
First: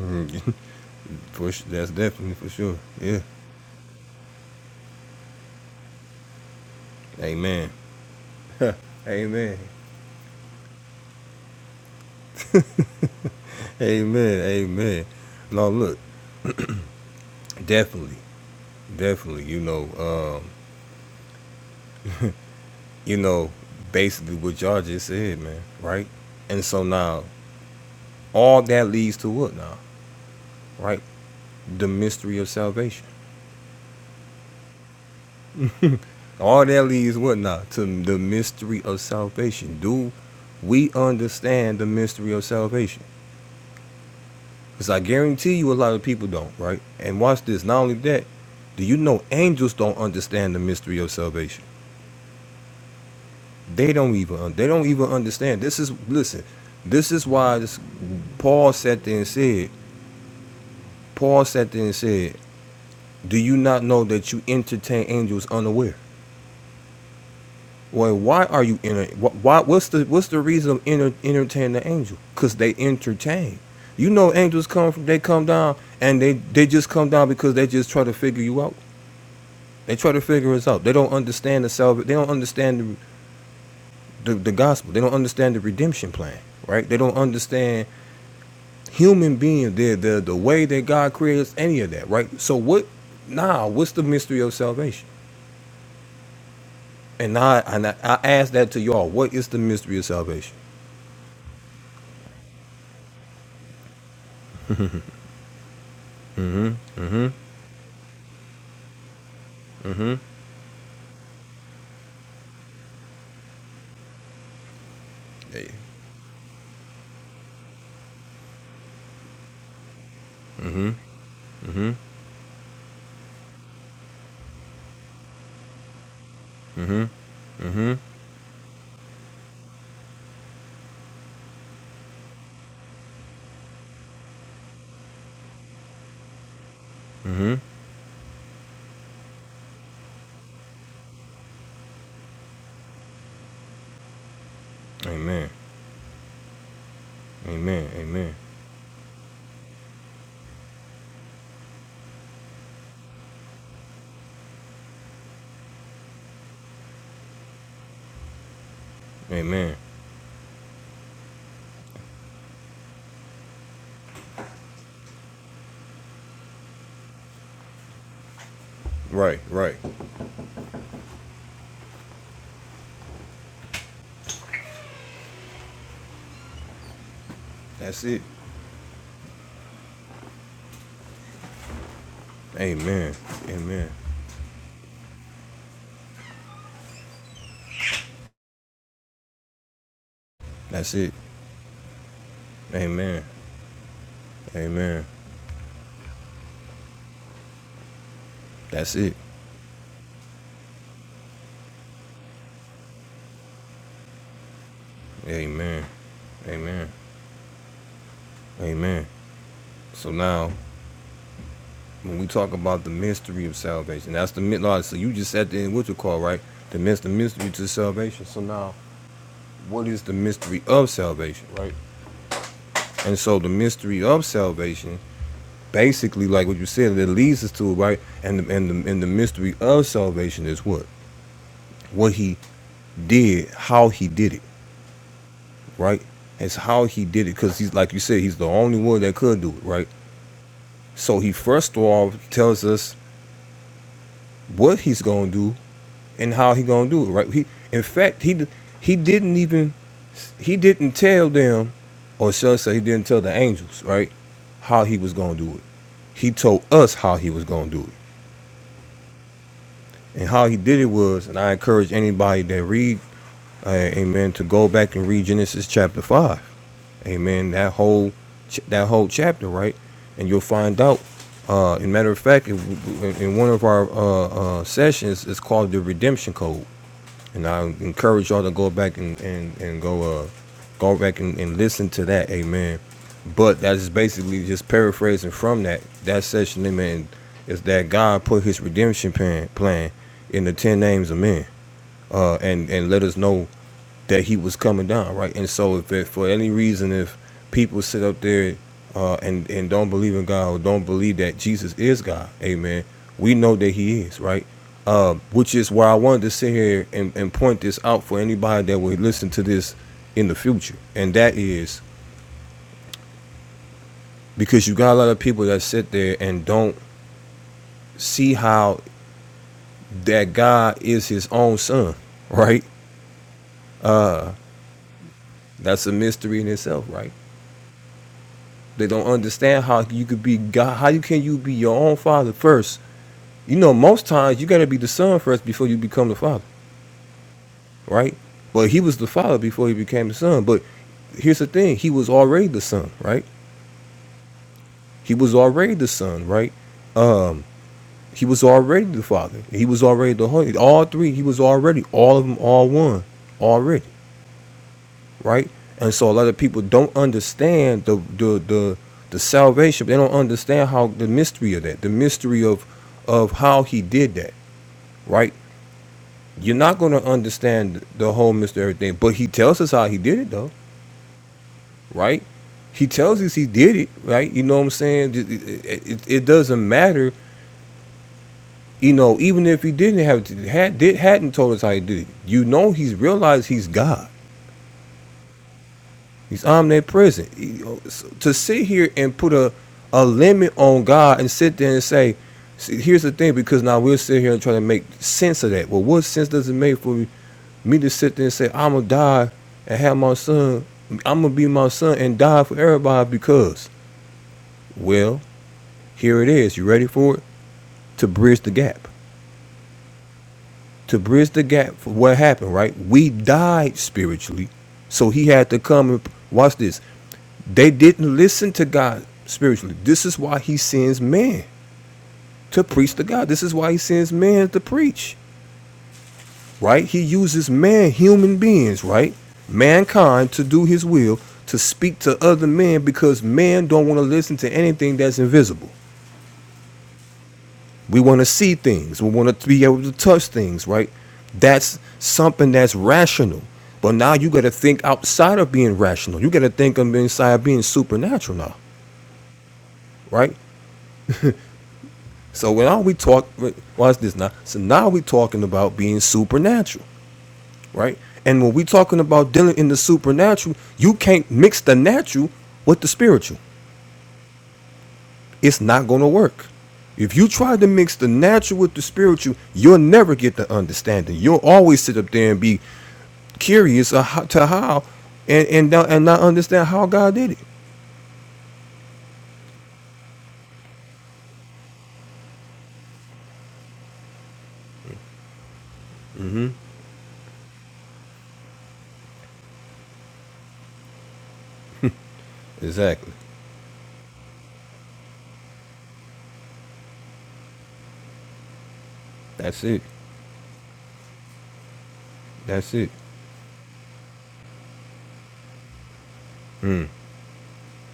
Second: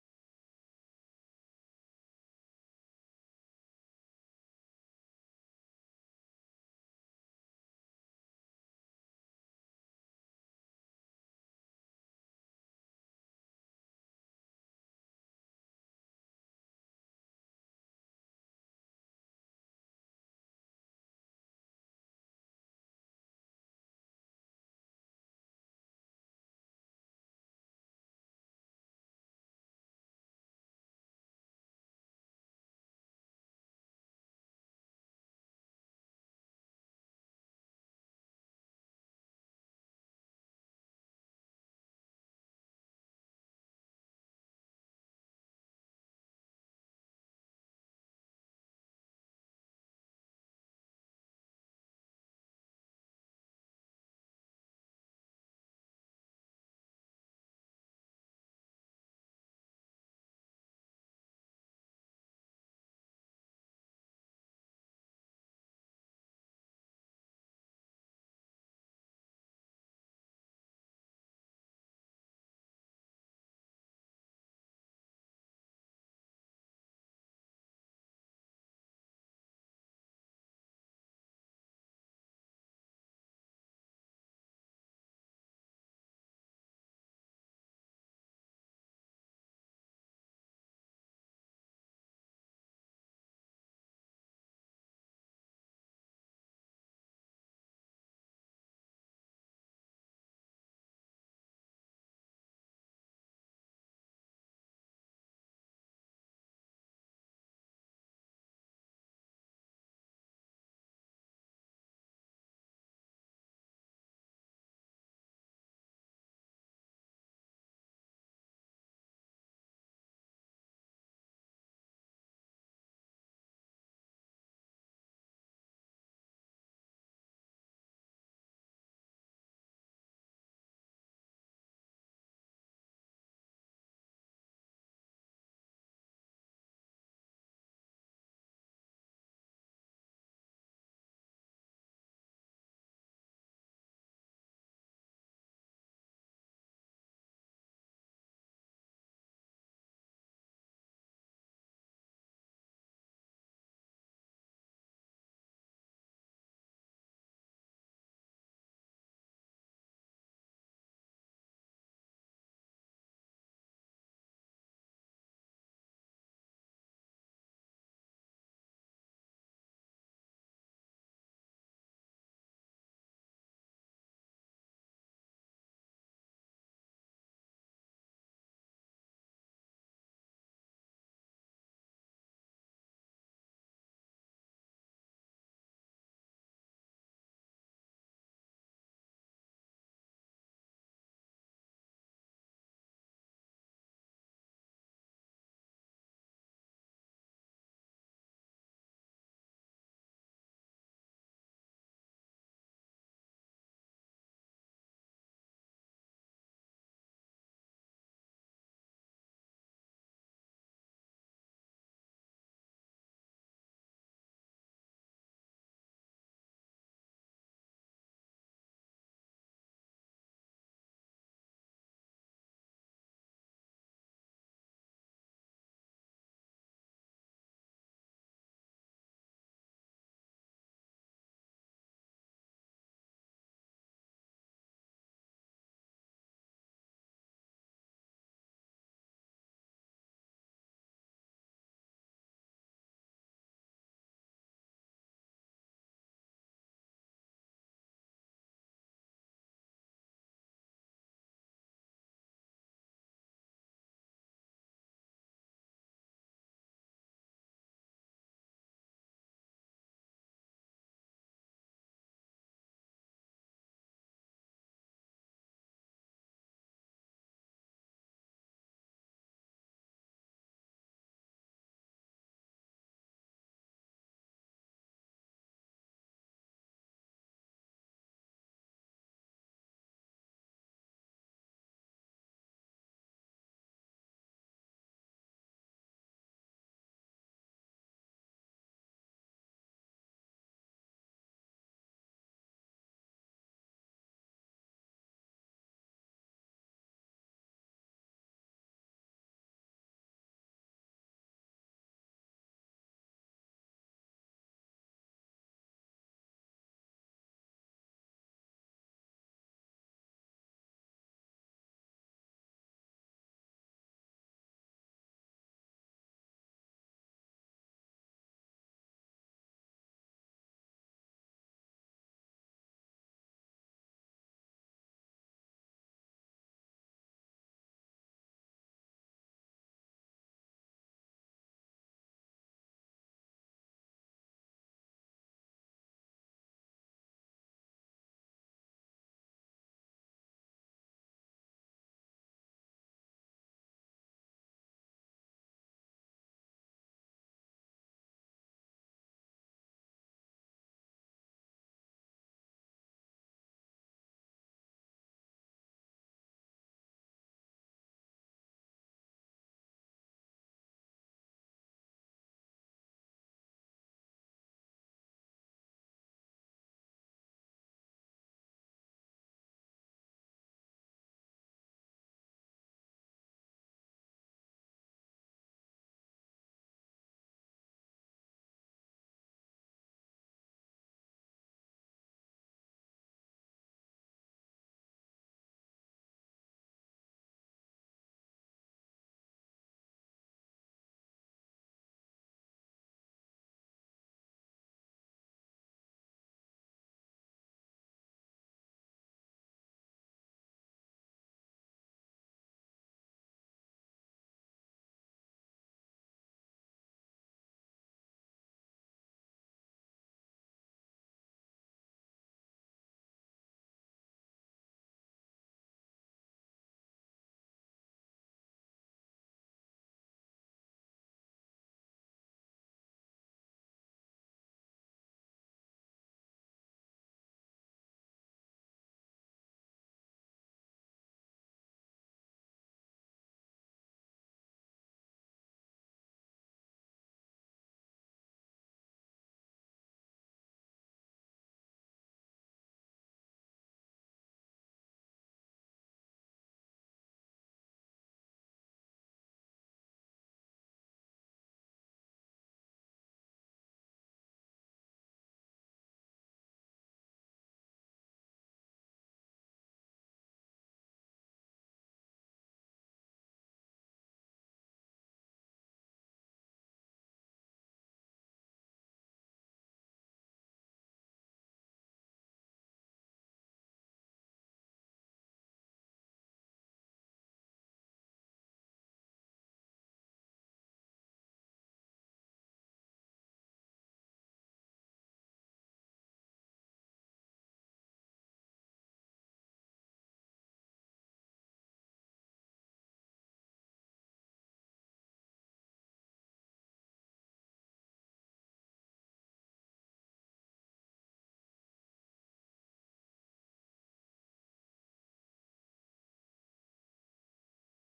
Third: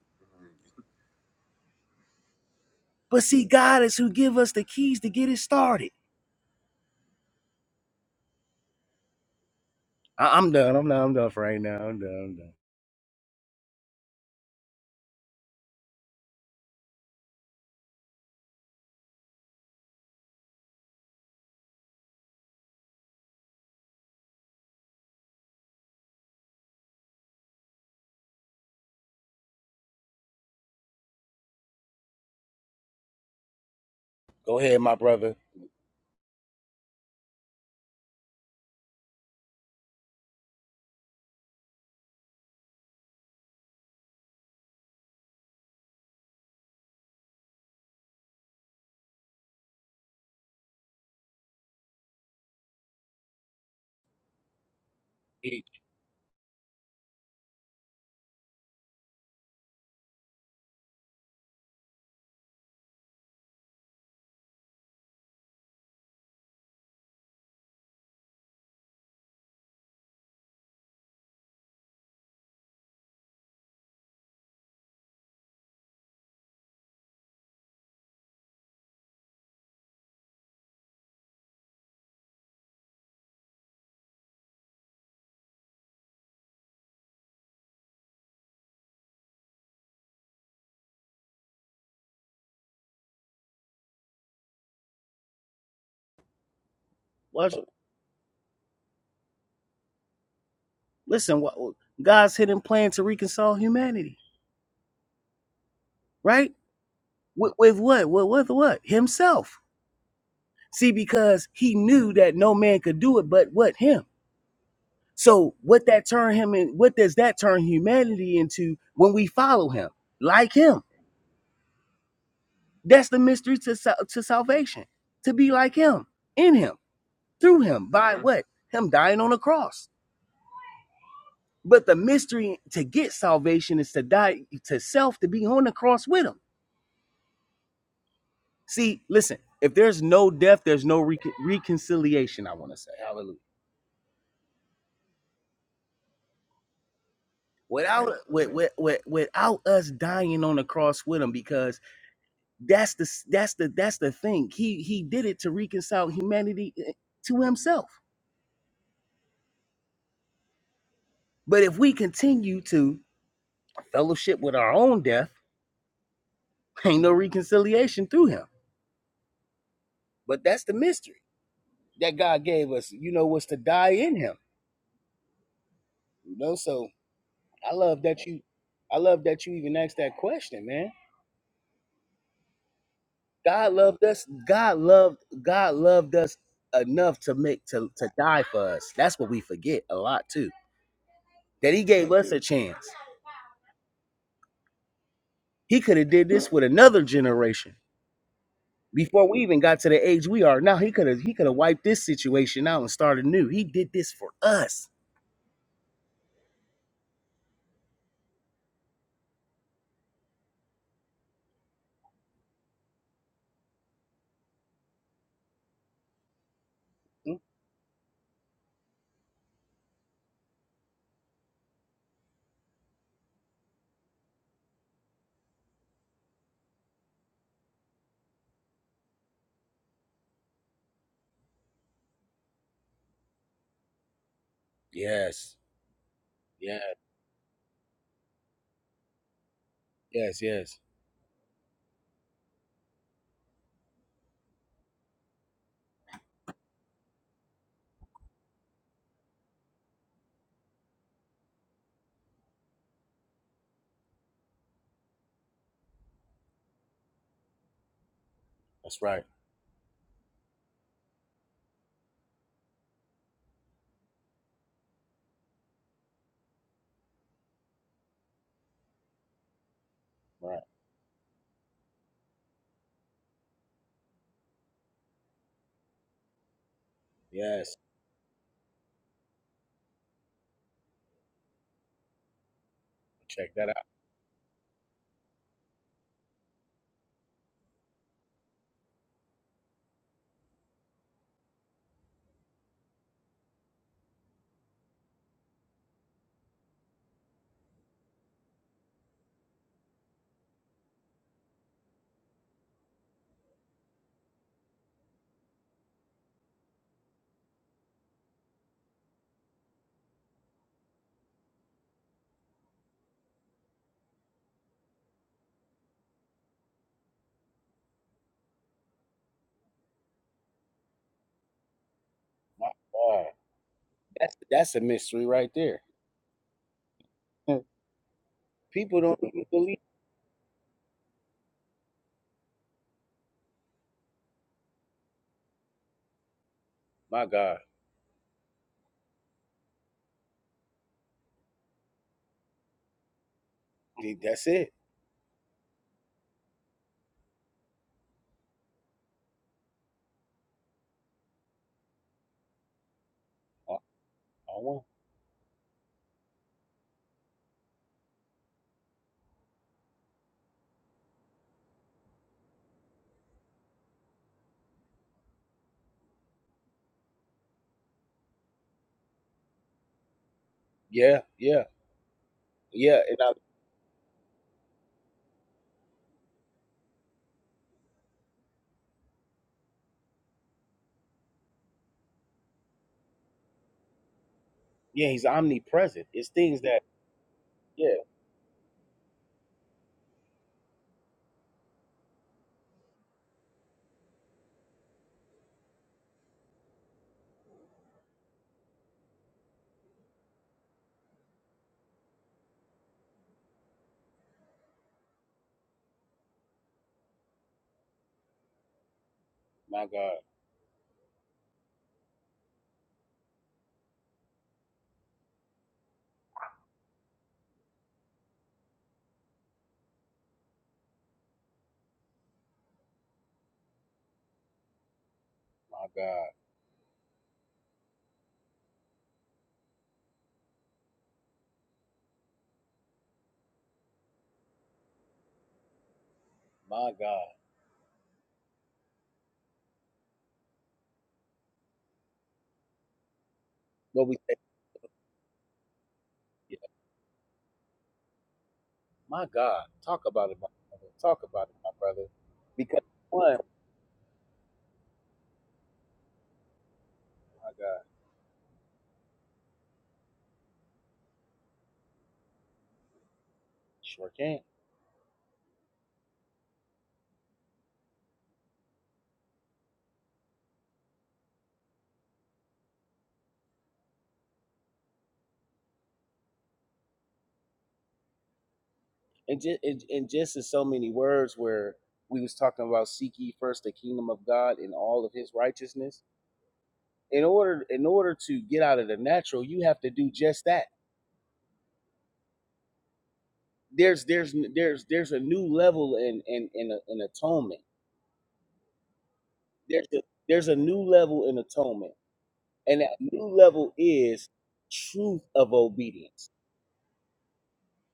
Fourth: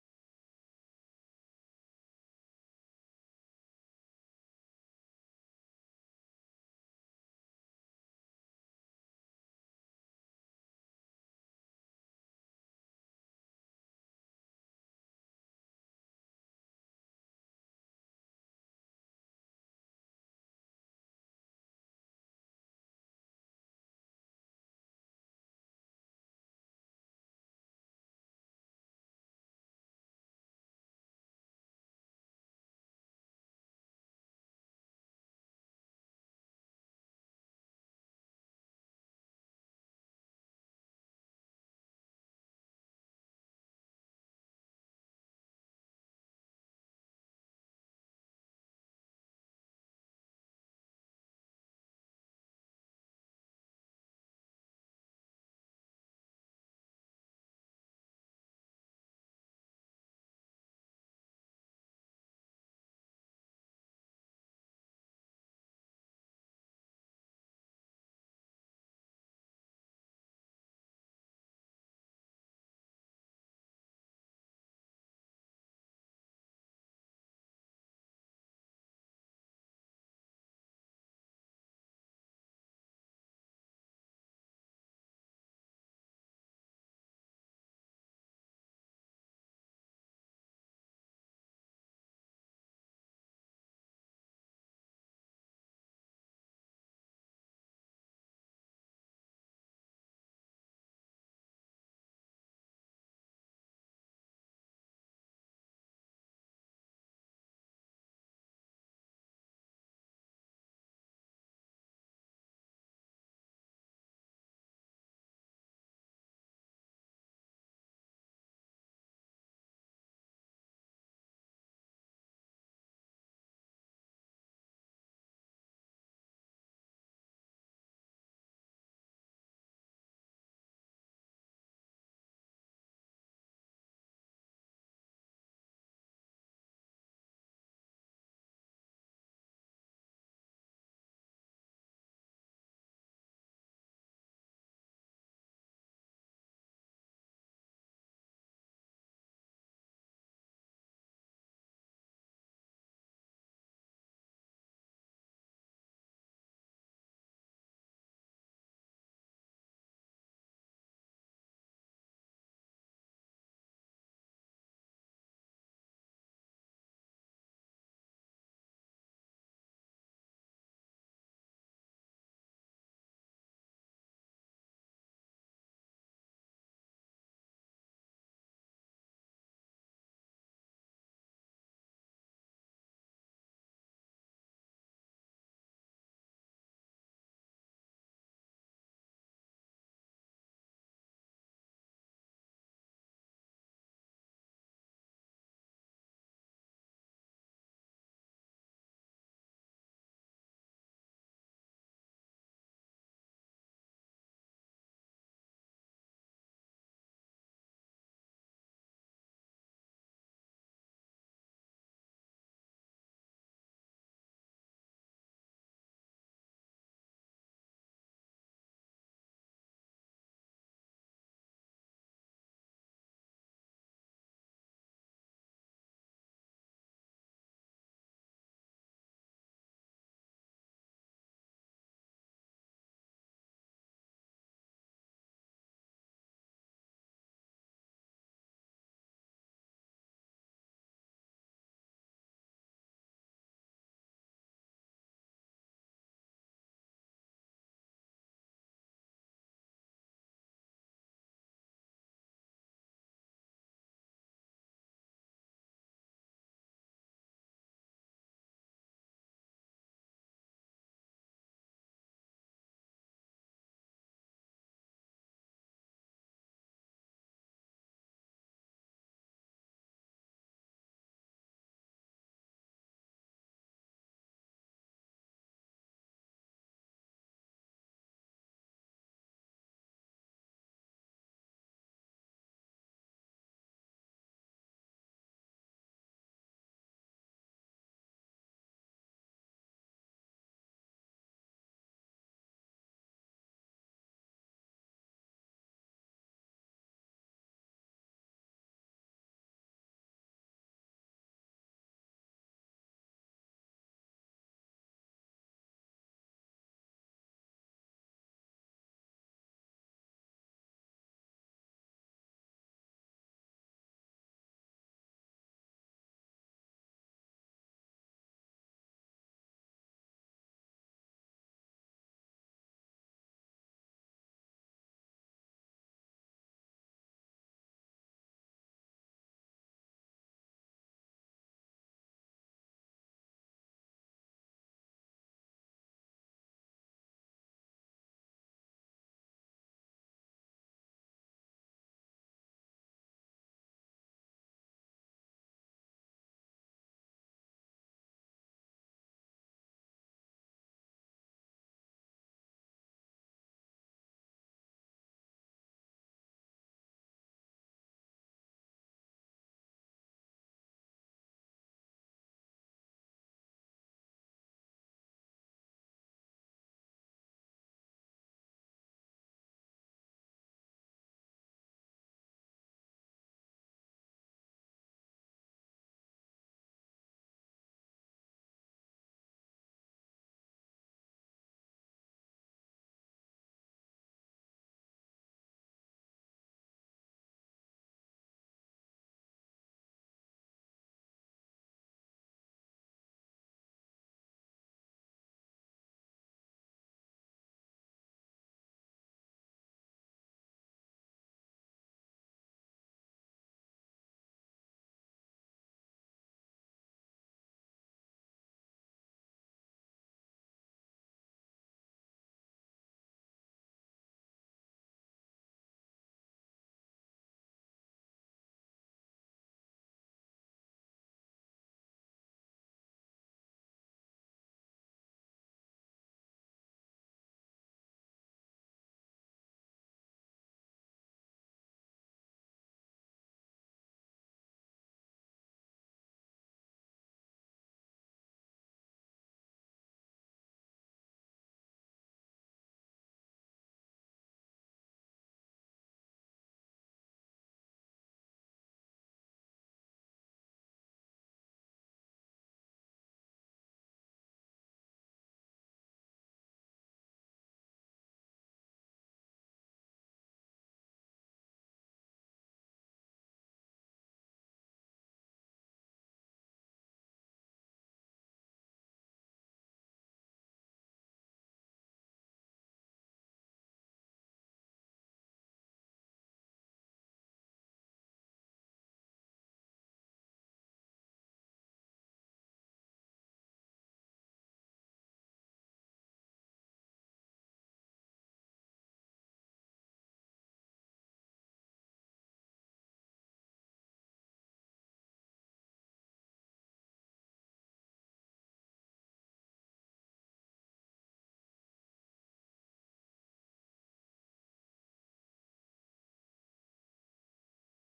[SPEAKER 1] For sure, that's definitely for sure. Yeah.
[SPEAKER 2] But see, God is who give us the keys to get it started.
[SPEAKER 1] Amen. Amen.
[SPEAKER 2] I, am done. I'm done. I'm done for right now. I'm done. I'm done.
[SPEAKER 1] Amen. Amen. No, look, definitely, definitely. You know, uh, you know, basically what y'all just said, man. Right. And so now, all that leads to what now? Right. The mystery of salvation.
[SPEAKER 2] Go ahead, my brother.
[SPEAKER 1] All that leads what now to the mystery of salvation. Do we understand the mystery of salvation? Because I guarantee you a lot of people don't, right? And watch this. Not only that, do you know angels don't understand the mystery of salvation? They don't even they don't even understand. This is listen, this is why this, Paul sat there and said, Paul sat there and said, Do you not know that you entertain angels unaware? Well, why are you in wh why what's the what's the reason of enter, entertaining the angel? Because they entertain. You know angels come from they come down and they, they just come down because they just try to figure you out. They try to figure us out. They don't understand the salvation. They don't understand the, the, the gospel. They don't understand the redemption plan, right? They don't understand human being, the, the, the way that God creates any of that, right? So what, nah, what's the mystery of salvation? And
[SPEAKER 2] Watch,
[SPEAKER 1] I, and I, I ask that to y'all. What is the mystery of salvation?
[SPEAKER 2] listen, wha- God's hidden plan to reconcile humanity, right?
[SPEAKER 1] Mm-hmm, mm-hmm,
[SPEAKER 2] with, with what? With, with what? Himself.
[SPEAKER 1] mm-hmm.
[SPEAKER 2] See, because he knew that no man could do it but what him. So
[SPEAKER 1] Hey.
[SPEAKER 2] what that turn him in what does that turn humanity into when we follow him? Like him.
[SPEAKER 1] Mm-hmm, mm-hmm,
[SPEAKER 2] That's the mystery to sal- to salvation. To be like him, in him,
[SPEAKER 1] mm-hmm,
[SPEAKER 2] through him,
[SPEAKER 1] mm-hmm,
[SPEAKER 2] by what? Him dying on the cross. But the mystery to get salvation is to die to self to be on the cross with him.
[SPEAKER 1] mm-hmm.
[SPEAKER 2] See, listen, if there's no death, there's no recon reconciliation, I want to say. Hallelujah
[SPEAKER 1] Amen, amen,
[SPEAKER 2] without
[SPEAKER 1] amen,
[SPEAKER 2] with, with, with, without us dying on the cross with him because that's the that's the that's the thing he he did it to reconcile humanity eh, to himself
[SPEAKER 1] amen.
[SPEAKER 2] but if we continue to fellowship with our own death ain't no reconciliation through him
[SPEAKER 1] Right, right.
[SPEAKER 2] but that's the mystery that god gave us you know was to die in him you know so i love
[SPEAKER 1] That's it.
[SPEAKER 2] that you i love that you even asked that question man
[SPEAKER 1] Amen,
[SPEAKER 2] God
[SPEAKER 1] amen.
[SPEAKER 2] loved us. God loved God loved us enough to make to, to die for us. That's what we forget a lot too.
[SPEAKER 1] That's it.
[SPEAKER 2] That he gave us a chance.
[SPEAKER 1] Amen. Amen.
[SPEAKER 2] He could have did this with another generation.
[SPEAKER 1] That's it.
[SPEAKER 2] Before we even got to the age we are now, he could have he could have wiped this situation out and started new. He did this for us.
[SPEAKER 1] Amen. Amen. Amen. So now, when we talk about the mystery of salvation, that's the mid. no, So you just said the what you call right? The mys- the
[SPEAKER 2] Mm.
[SPEAKER 1] mystery to salvation. So now, what is the mystery of salvation, right? And so the mystery of salvation, basically, like what you said, it leads us to it, right. And the, and the and the mystery of salvation is what what he did, how he did it.
[SPEAKER 2] Yes.
[SPEAKER 1] right? It's
[SPEAKER 2] Yeah.
[SPEAKER 1] how he did it because he's like you said, he's the only one that could do it, right?
[SPEAKER 2] Yes, yes.
[SPEAKER 1] So he first of all tells us what he's gonna do and how he gonna do it, right? He, in fact, he he didn't even he didn't tell them, or shall I say, he didn't tell the angels, right? How he was gonna do it. He told us how he was gonna do it, and how he did it was. And I encourage anybody that read, uh, Amen, to go back and read Genesis chapter five Amen. That whole ch- that whole chapter, right? And you'll find out. Uh, in matter of fact, in in one of our uh, uh, sessions, it's called the Redemption Code, and I encourage y'all to go back and and, and go uh, go back and, and listen to that. Amen. But that is basically just paraphrasing from that that session. Amen. Is that God put His redemption plan plan in the ten names of men, uh, and and let us know that he was coming down, right? And so, if it, for any reason, if people sit up there uh, and and don't believe in God or don't believe that Jesus is God, Amen. We know that He is, right? Um, which is why I wanted to sit here and, and point this out for anybody that would listen to this in the future, and that is because you got a lot of people that sit there and don't see how that God is His own Son, right?
[SPEAKER 2] My God. That's that's a mystery right there.
[SPEAKER 1] That's a mystery in itself, right?
[SPEAKER 2] Mm.
[SPEAKER 1] They
[SPEAKER 2] People
[SPEAKER 1] don't
[SPEAKER 2] don't even
[SPEAKER 1] understand
[SPEAKER 2] believe.
[SPEAKER 1] how you could be God. How you can you be your own father first? You know, most times you got to be the son first before you become the father,
[SPEAKER 2] My God.
[SPEAKER 1] right? But he was the father before he became the son. But here's the thing: he was already the son, right?
[SPEAKER 2] That's it.
[SPEAKER 1] He was already the son, right? Um, he was already the father. He was already the holy. All three. He was already all of them, all one,
[SPEAKER 2] Uh,
[SPEAKER 1] already.
[SPEAKER 2] uh,
[SPEAKER 1] right? And so a lot of people don't understand the the the, the salvation. They don't understand how the mystery of that, the mystery of of how he did that, right? You're not going to understand the whole mystery of everything, but he tells us how he did it though,
[SPEAKER 2] Yeah, yeah.
[SPEAKER 1] right? He
[SPEAKER 2] Yeah, and
[SPEAKER 1] tells
[SPEAKER 2] I
[SPEAKER 1] us he did it, right? You know what I'm saying? It, it, it- it doesn't matter, you know. Even if he didn't have had did hadn't told us how he did it, you know, he's realized he's God.
[SPEAKER 2] Yeah, he's omnipresent. It's
[SPEAKER 1] He's
[SPEAKER 2] things that,
[SPEAKER 1] omnipresent. He-
[SPEAKER 2] yeah,
[SPEAKER 1] so to sit here and put a, a limit on God and sit there and say, see, here's the thing, because now we'll sit here and try to make sense of that. Well, what sense does it make for me to sit there and say, I'm going to die and have my son, I'm going to be my son and die for everybody because, well, here it is. You ready for it? To bridge the gap.
[SPEAKER 2] my God.
[SPEAKER 1] To bridge the gap for what happened, right? We died spiritually. So he had to come and watch this. They didn't listen to God spiritually. This is why he sends man to preach to God. This is why he sends man to preach, right? He uses man, human beings, right? Mankind to do his will, to speak to other men because man don't want to listen to anything that's invisible. We want to see things. We want to be able to touch things, right? That's something that's rational. But
[SPEAKER 2] What
[SPEAKER 1] now
[SPEAKER 2] we
[SPEAKER 1] you
[SPEAKER 2] say,
[SPEAKER 1] got to think outside of being rational. You got to
[SPEAKER 2] yeah,
[SPEAKER 1] think of inside of being supernatural now,
[SPEAKER 2] my God. Talk about
[SPEAKER 1] right?
[SPEAKER 2] it, my, talk about it, my brother.
[SPEAKER 1] So
[SPEAKER 2] Because
[SPEAKER 1] now we talk.
[SPEAKER 2] one,
[SPEAKER 1] Watch this now. So now we are talking about being supernatural, right? And when we are talking about dealing in the supernatural, you can't mix the natural with the spiritual.
[SPEAKER 2] man,
[SPEAKER 1] It's not gonna work. If you try to mix the natural with the spiritual, you'll never get the understanding. You'll always sit up there and be curious of how, to how, and and and not understand how God did it.
[SPEAKER 2] and just and, and just in so many words, where we was talking about seek ye first the kingdom of God and all of His righteousness. In order, in order to get out of the natural, you have to do just that.
[SPEAKER 1] Exactly.
[SPEAKER 2] There's there's there's there's a new level in in in, a, in atonement.
[SPEAKER 1] That's it.
[SPEAKER 2] There's a, there's a new level in atonement,
[SPEAKER 1] That's
[SPEAKER 2] and
[SPEAKER 1] it.
[SPEAKER 2] that new level is truth of obedience
[SPEAKER 1] Mm.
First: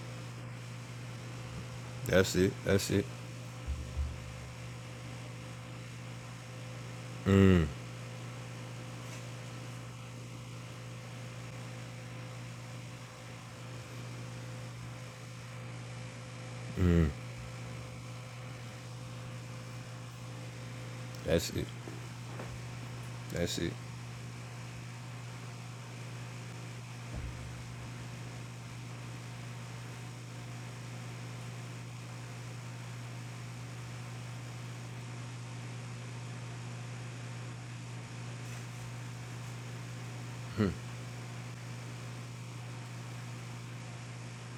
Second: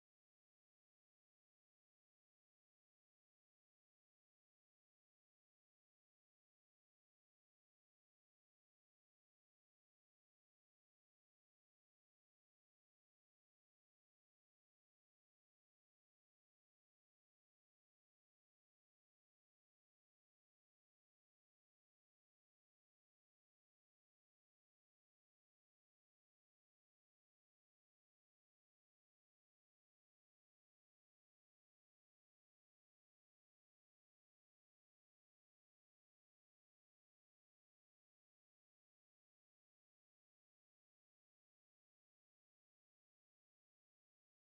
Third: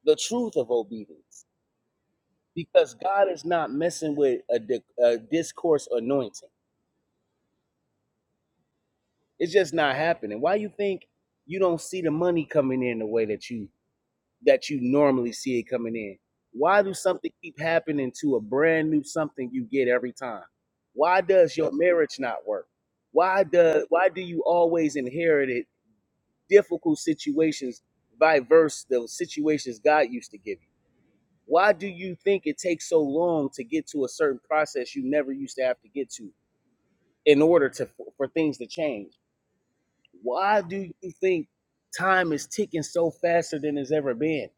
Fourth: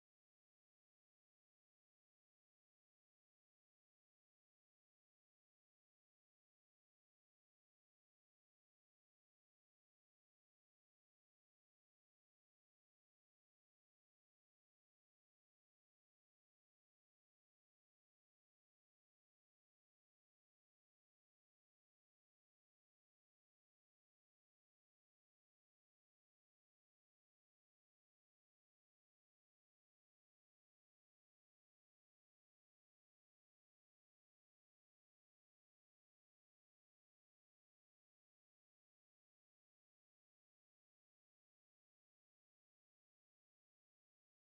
[SPEAKER 2] the truth of obedience
[SPEAKER 1] That's it. That's
[SPEAKER 2] because
[SPEAKER 1] it.
[SPEAKER 2] God is not messing with a, di- a discourse anointing.
[SPEAKER 1] Mm.
[SPEAKER 2] It's just not happening. Why you think you don't see the money coming in the way that you that you normally see it coming in? Why do something keep happening to a brand new something you get every time? Why
[SPEAKER 1] That's
[SPEAKER 2] does
[SPEAKER 1] it.
[SPEAKER 2] your marriage not work? Why
[SPEAKER 1] That's it.
[SPEAKER 2] does why do you always inherit it difficult situations by verse the situations God used to give you? Why do you think it takes so long to get to a certain process you never used to have to get to in order to for, for things to change? Why do you think time is ticking so faster than it's ever been?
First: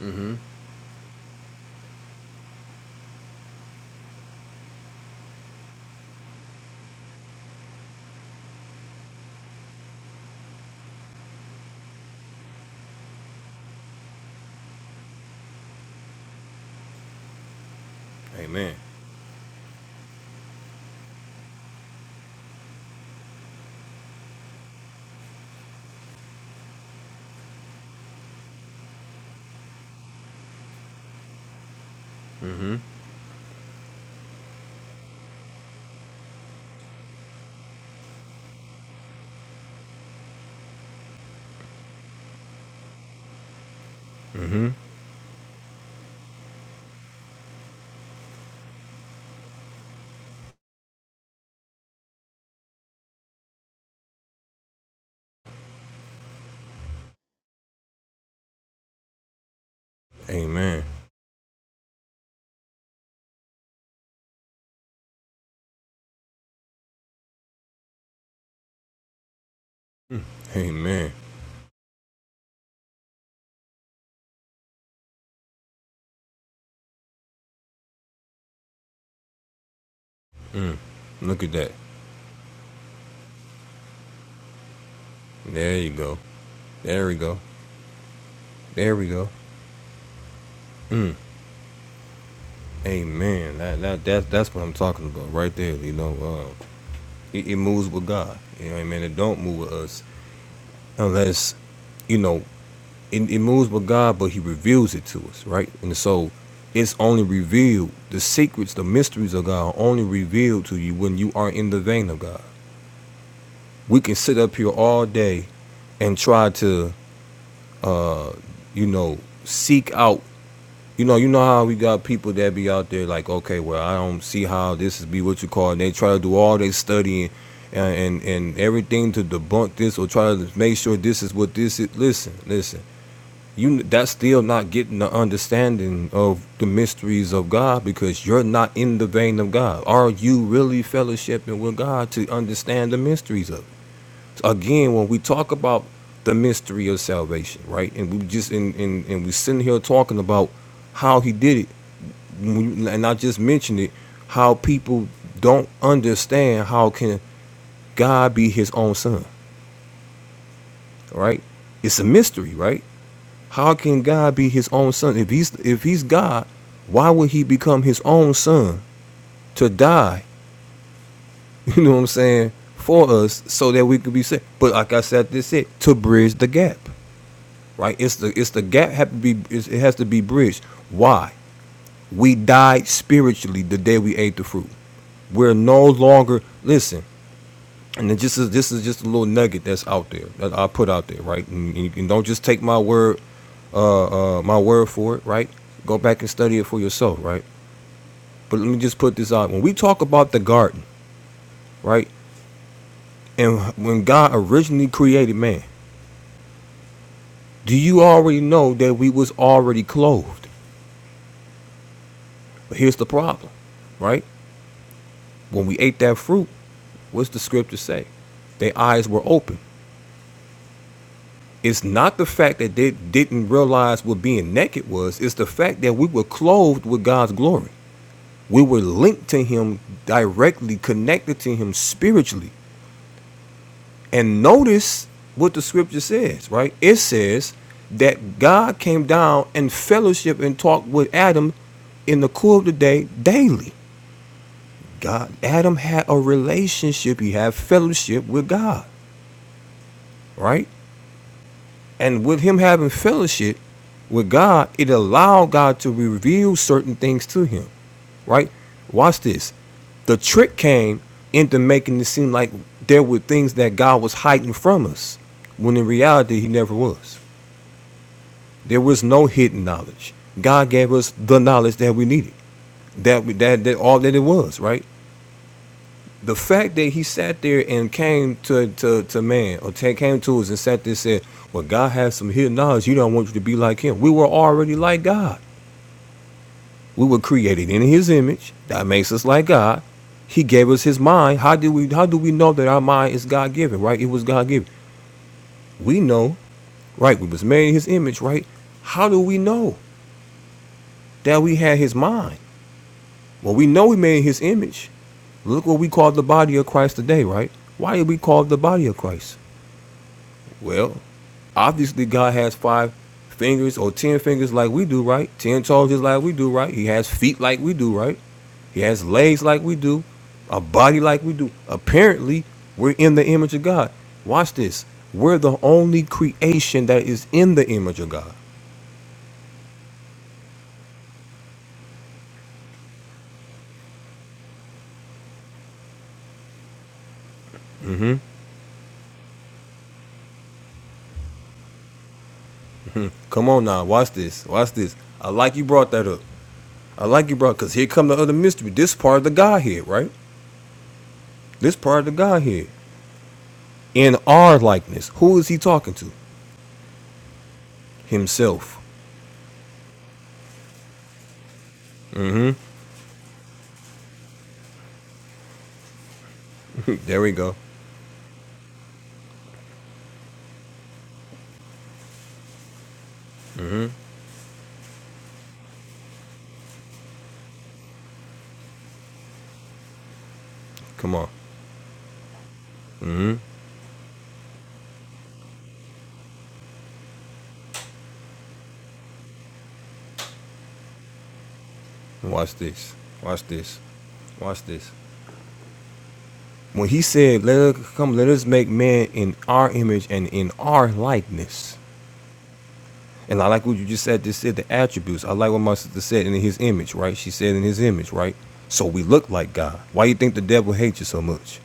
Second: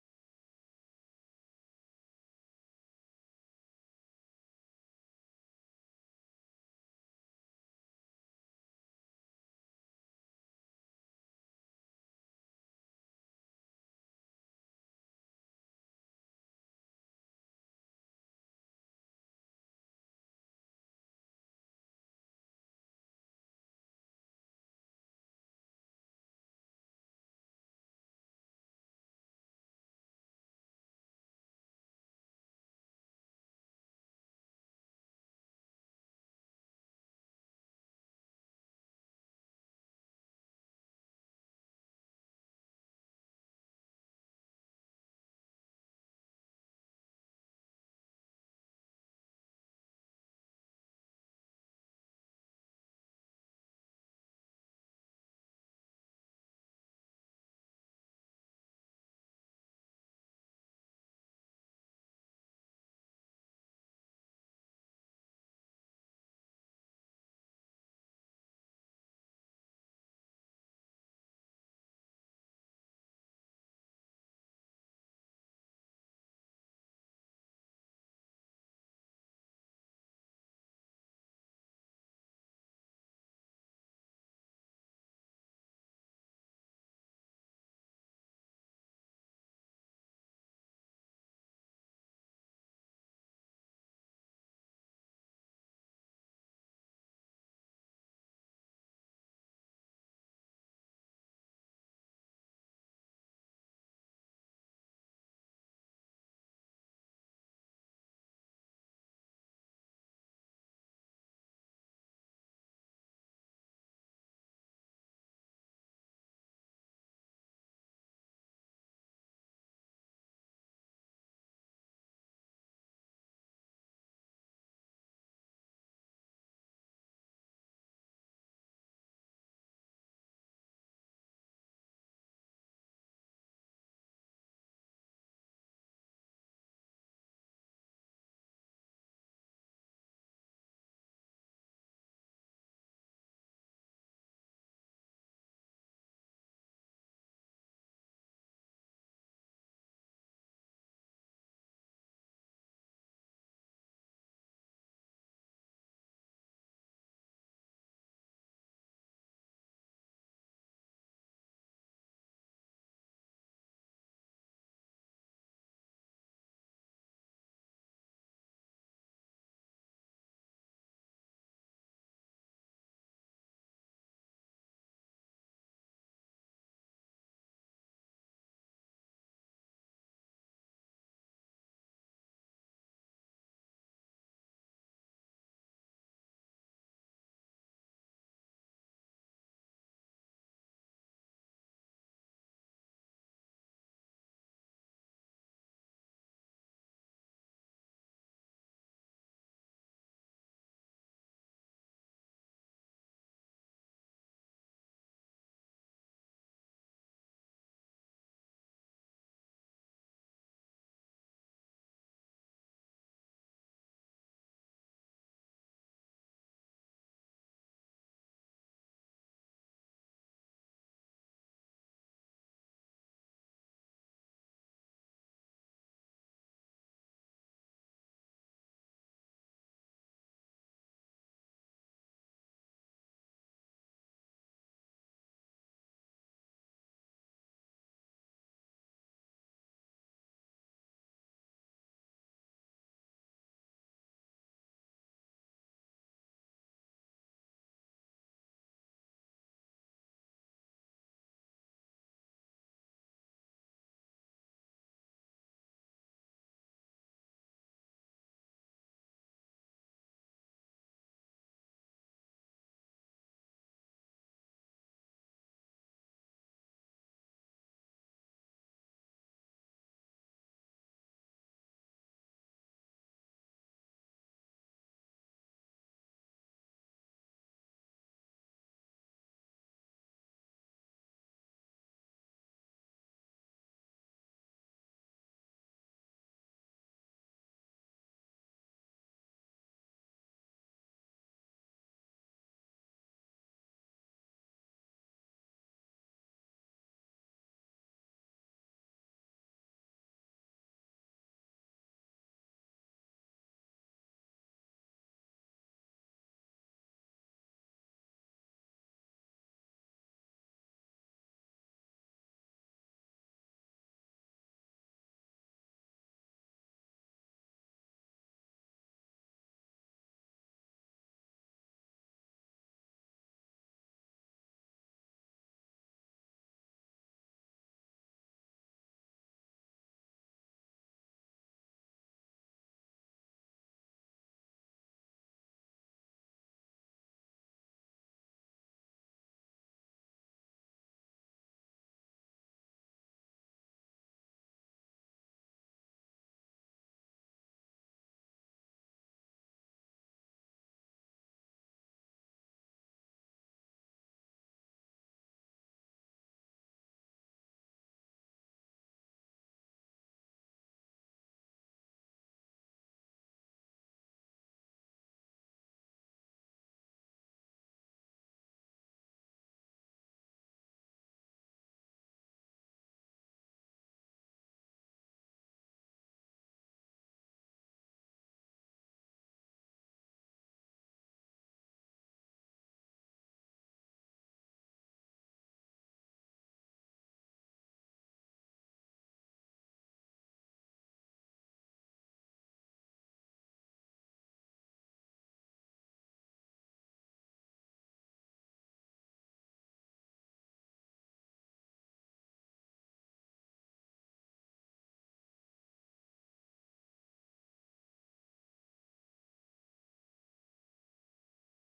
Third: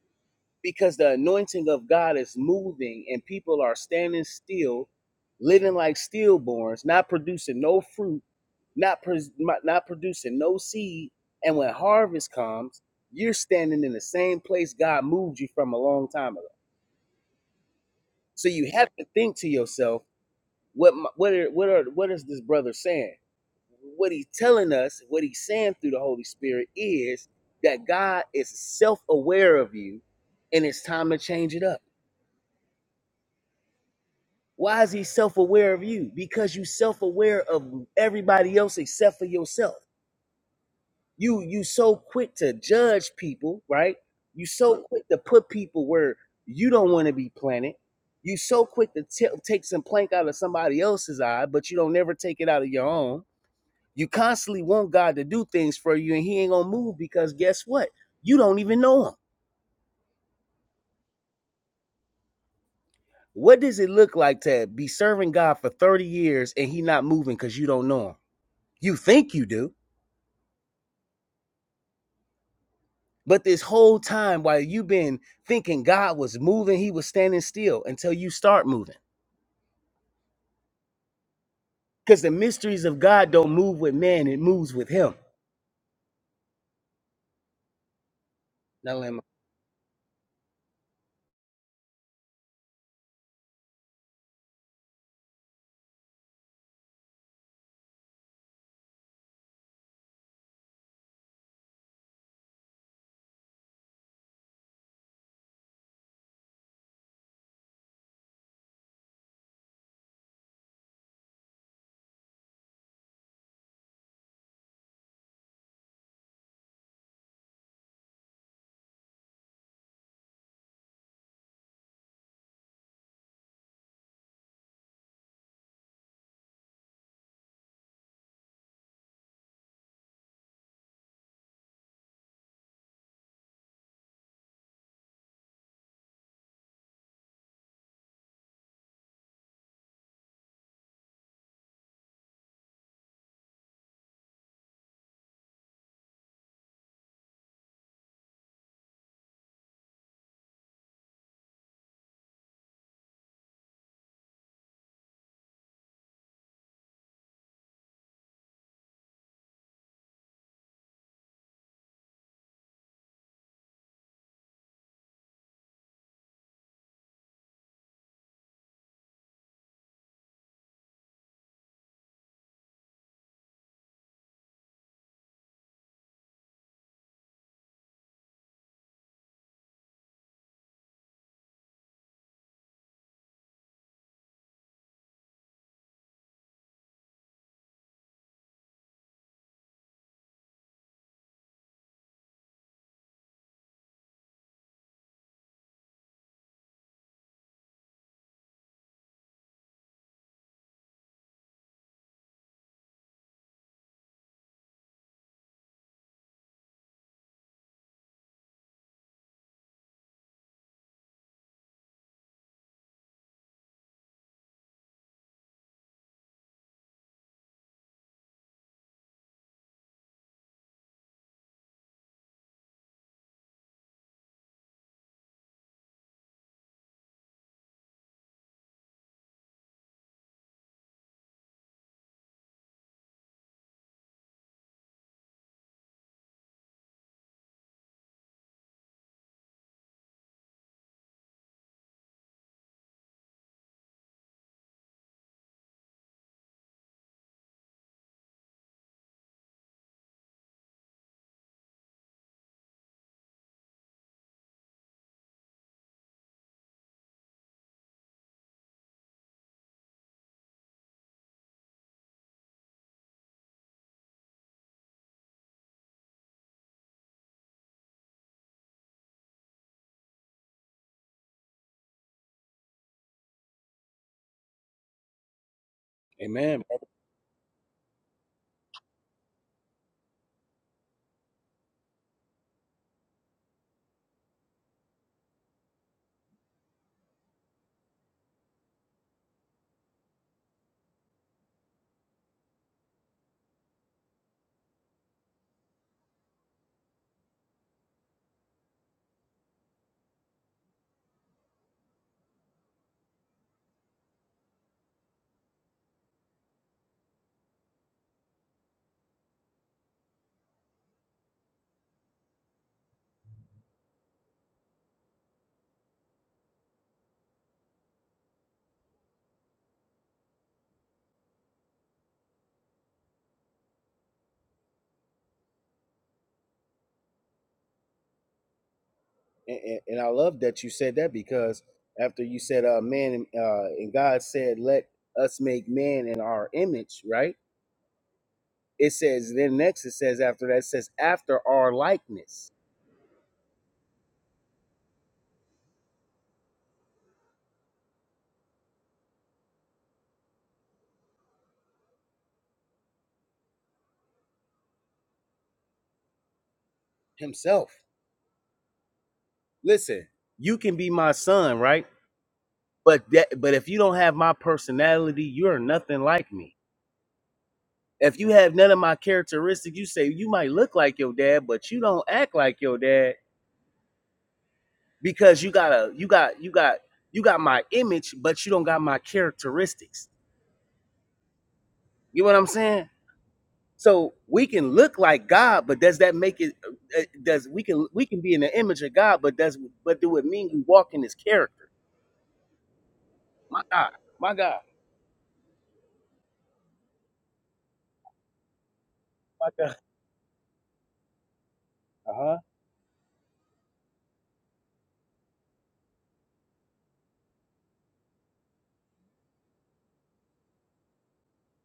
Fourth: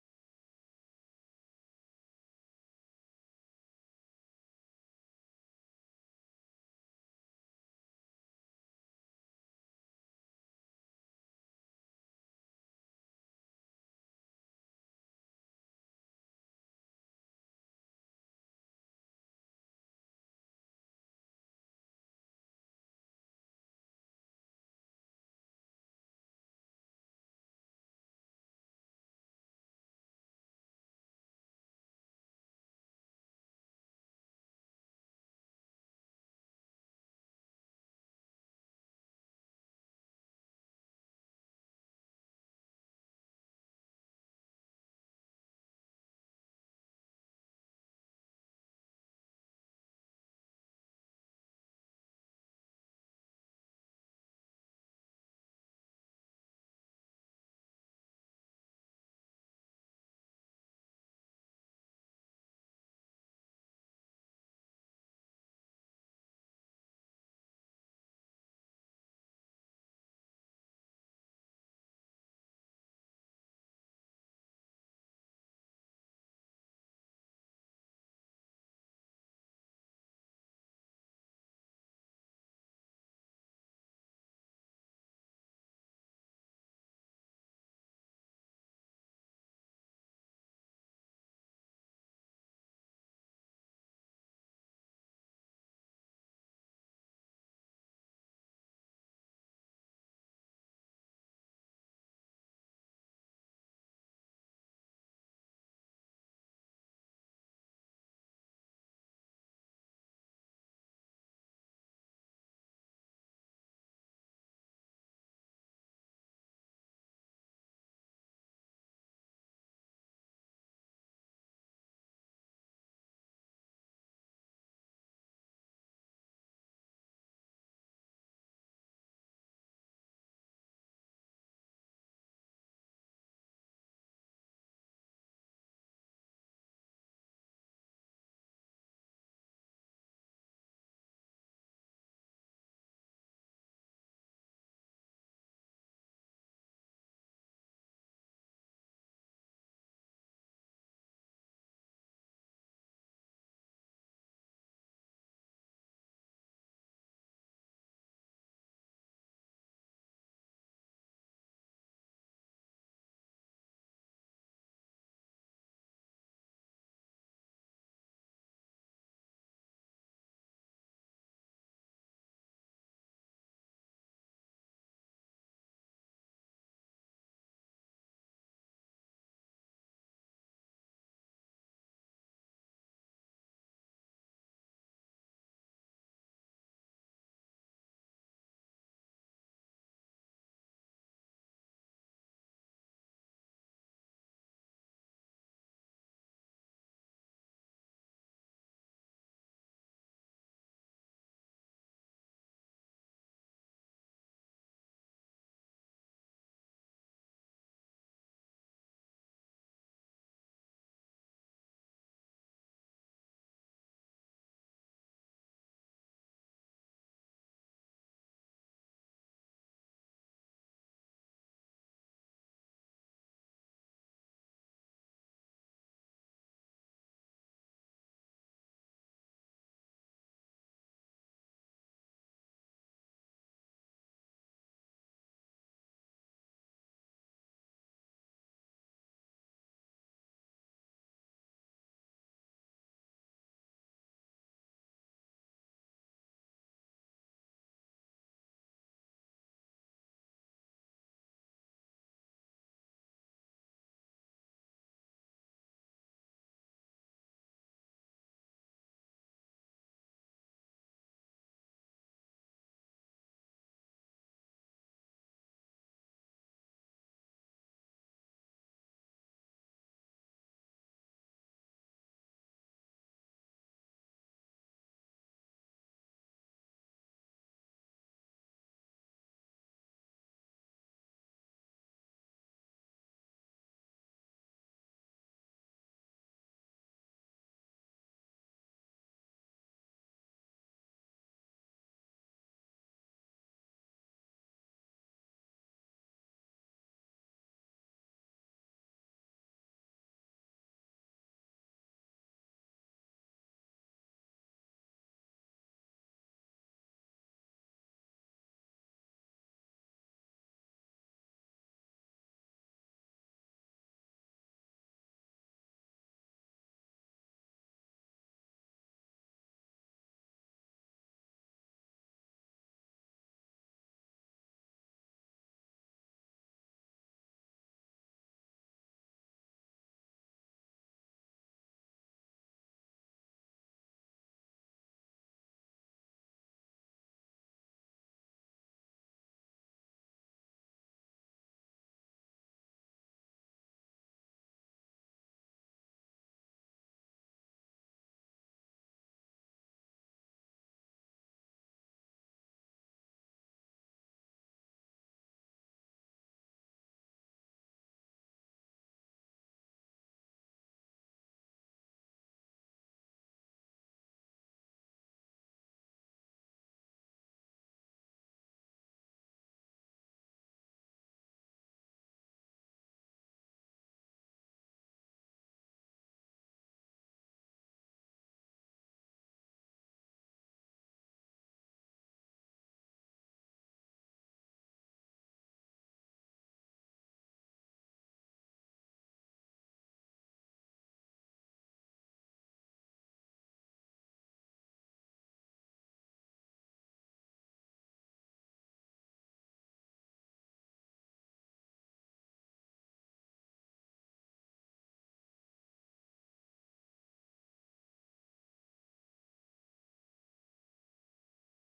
[SPEAKER 1] Mm-hmm.
[SPEAKER 2] Because the anointing of God is moving and people are standing still, living like stillborns, not producing no fruit, not pres not producing no seed, and when harvest comes, you're standing in the same place God moved you from a long time ago. So you
[SPEAKER 1] Amen.
[SPEAKER 2] have to think to yourself What my, what are, what are what is this brother saying? What he's telling us, what he's saying through the Holy Spirit is that God is self-aware of you, and it's time to change it up.
[SPEAKER 1] Mm-hmm.
[SPEAKER 2] Why is he self-aware of you? Because you self-aware of everybody else except for yourself. You you so quick to judge people, right? You
[SPEAKER 1] Mm-hmm.
[SPEAKER 2] so quick to put people where you don't want to be planted. You so quick to t- take some plank out of somebody else's eye, but you don't never take it out of your own You constantly want God to do things for you, and He ain't gonna move because guess what? You don't even know Him.
[SPEAKER 1] Amen.
[SPEAKER 2] What does it look like to be serving God for 30 years and He not moving because you don't know Him? You think you do,
[SPEAKER 1] Mm. Amen.
[SPEAKER 2] but this whole time while you've been thinking God was moving, He was standing still until you start moving.
[SPEAKER 1] Mm. Look at that.
[SPEAKER 2] Because the mysteries of God don't move with man, it moves with Him.
[SPEAKER 1] There you go. There we go.
[SPEAKER 2] Now,
[SPEAKER 1] There we
[SPEAKER 2] let me-
[SPEAKER 1] go. Mm. Amen. That, that that that's what I'm talking about right there. You know, um, it, it moves with God. You know what I mean? It don't move with us unless you know it, it moves with God, but He reveals it to us, right? And so it's only revealed. The secrets, the mysteries of God are only revealed to you when you are in the vein of God. We can sit up here all day and try to uh, you know, seek out. You know, you know how we got people that be out there like, okay, well, I don't see how this is be what you call, and they try to do all their studying and, and and everything to debunk this or try to make sure this is what this is. Listen, listen, you that's still not getting the understanding of the mysteries of God because you're not in the vein of God. Are you really fellowshipping with God to understand the mysteries of it? again when we talk about the mystery of salvation right and we just and and, and we sitting here talking about how he did it when and i just mentioned it how people don't understand how can god be his own son right it's a mystery right how can god be his own son if he's if he's god why would he become his own son to die you know what i'm saying for us so that we could be saved but like i said this it to bridge the gap right? It's the it's the gap have to be it's, it has to be bridged. Why? We died spiritually the day we ate the fruit. We're no longer listen. And it just is, this is just a little nugget that's out there that I put out there, right? And, and, and don't just take my word uh, uh, my word for it, right? Go back and study it for yourself, right? But let me just put this out. When we talk about the garden, right? And when God originally created man, do you already know that we was already clothed? But here's the problem, right? When we ate that fruit, What's the scripture say? Their eyes were open. It's not the fact that they didn't realize what being naked was, it's the fact that we were clothed with God's glory. We were linked to Him directly, connected to Him spiritually. And notice what the scripture says, right? It says that God came down and fellowship and talked with Adam in the cool of the day daily. God, Adam had a relationship. He had fellowship with God, right? And with him having fellowship, With God, it allowed God to reveal certain things to him, right? Watch this. The trick came into making it seem like there were things that God was hiding from us, when in reality, he never was. There was no hidden knowledge. God gave us the knowledge that we needed, that, we, that, that all that it was, right? The
[SPEAKER 2] Amen,
[SPEAKER 1] fact that he sat there and came to, to, to man, or ta- came to us and sat there and said, Well, God has some hidden knowledge. You don't want you to be like him. We were already like God. We were created in His image. That makes us like God. He gave us His mind. How do we? How do we know that our mind is God given? Right? It was God given. We know, right? We was made in His image, right? How do we know that we had His mind? Well, we know we made in His image. Look what we call the body of Christ today, right? Why did we call the body of Christ? Well, obviously God has five fingers or ten fingers like we do, right? Ten toes just like we do, right? He has feet like we do, right? He has legs like we do, a body like we do. Apparently, we're in the image of God. Watch this. We're the only creation that is in the image of God.
[SPEAKER 2] and, and, and I love that you said that because after you said, uh, man, uh, and God said, let us make man in our image, right?
[SPEAKER 1] hmm
[SPEAKER 2] It says, then next it says, after that, it says, after our likeness
[SPEAKER 1] Come on now, watch this. Watch this. I like you brought that up. I like you brought because here come the other mystery. This part of the Godhead, right? This part of the Godhead in our likeness. Who is he talking to?
[SPEAKER 2] himself.
[SPEAKER 1] Himself.
[SPEAKER 2] Listen, you can be my son, right? But that, but if you don't have my personality, you're nothing like me.
[SPEAKER 1] there we go.
[SPEAKER 2] If you have none of my characteristics, you say you might look like your dad, but you don't act like your dad because you got a, you got you got you got my image but you don't got my characteristics
[SPEAKER 1] Come on,
[SPEAKER 2] you know what i'm saying so we can look like god but does that make it uh, uh, does we can we can be in the image of god but does but do it mean you walk in his character
[SPEAKER 1] watch this. Watch
[SPEAKER 2] my
[SPEAKER 1] this.
[SPEAKER 2] god my god
[SPEAKER 1] Watch this. When he said, "Let us come, let us make man in our image and in our likeness," and I like what you just said. Just said the attributes. I like what my sister said in his image, right? She said in his image, right? So we look like God. Why you think the devil hates you so much?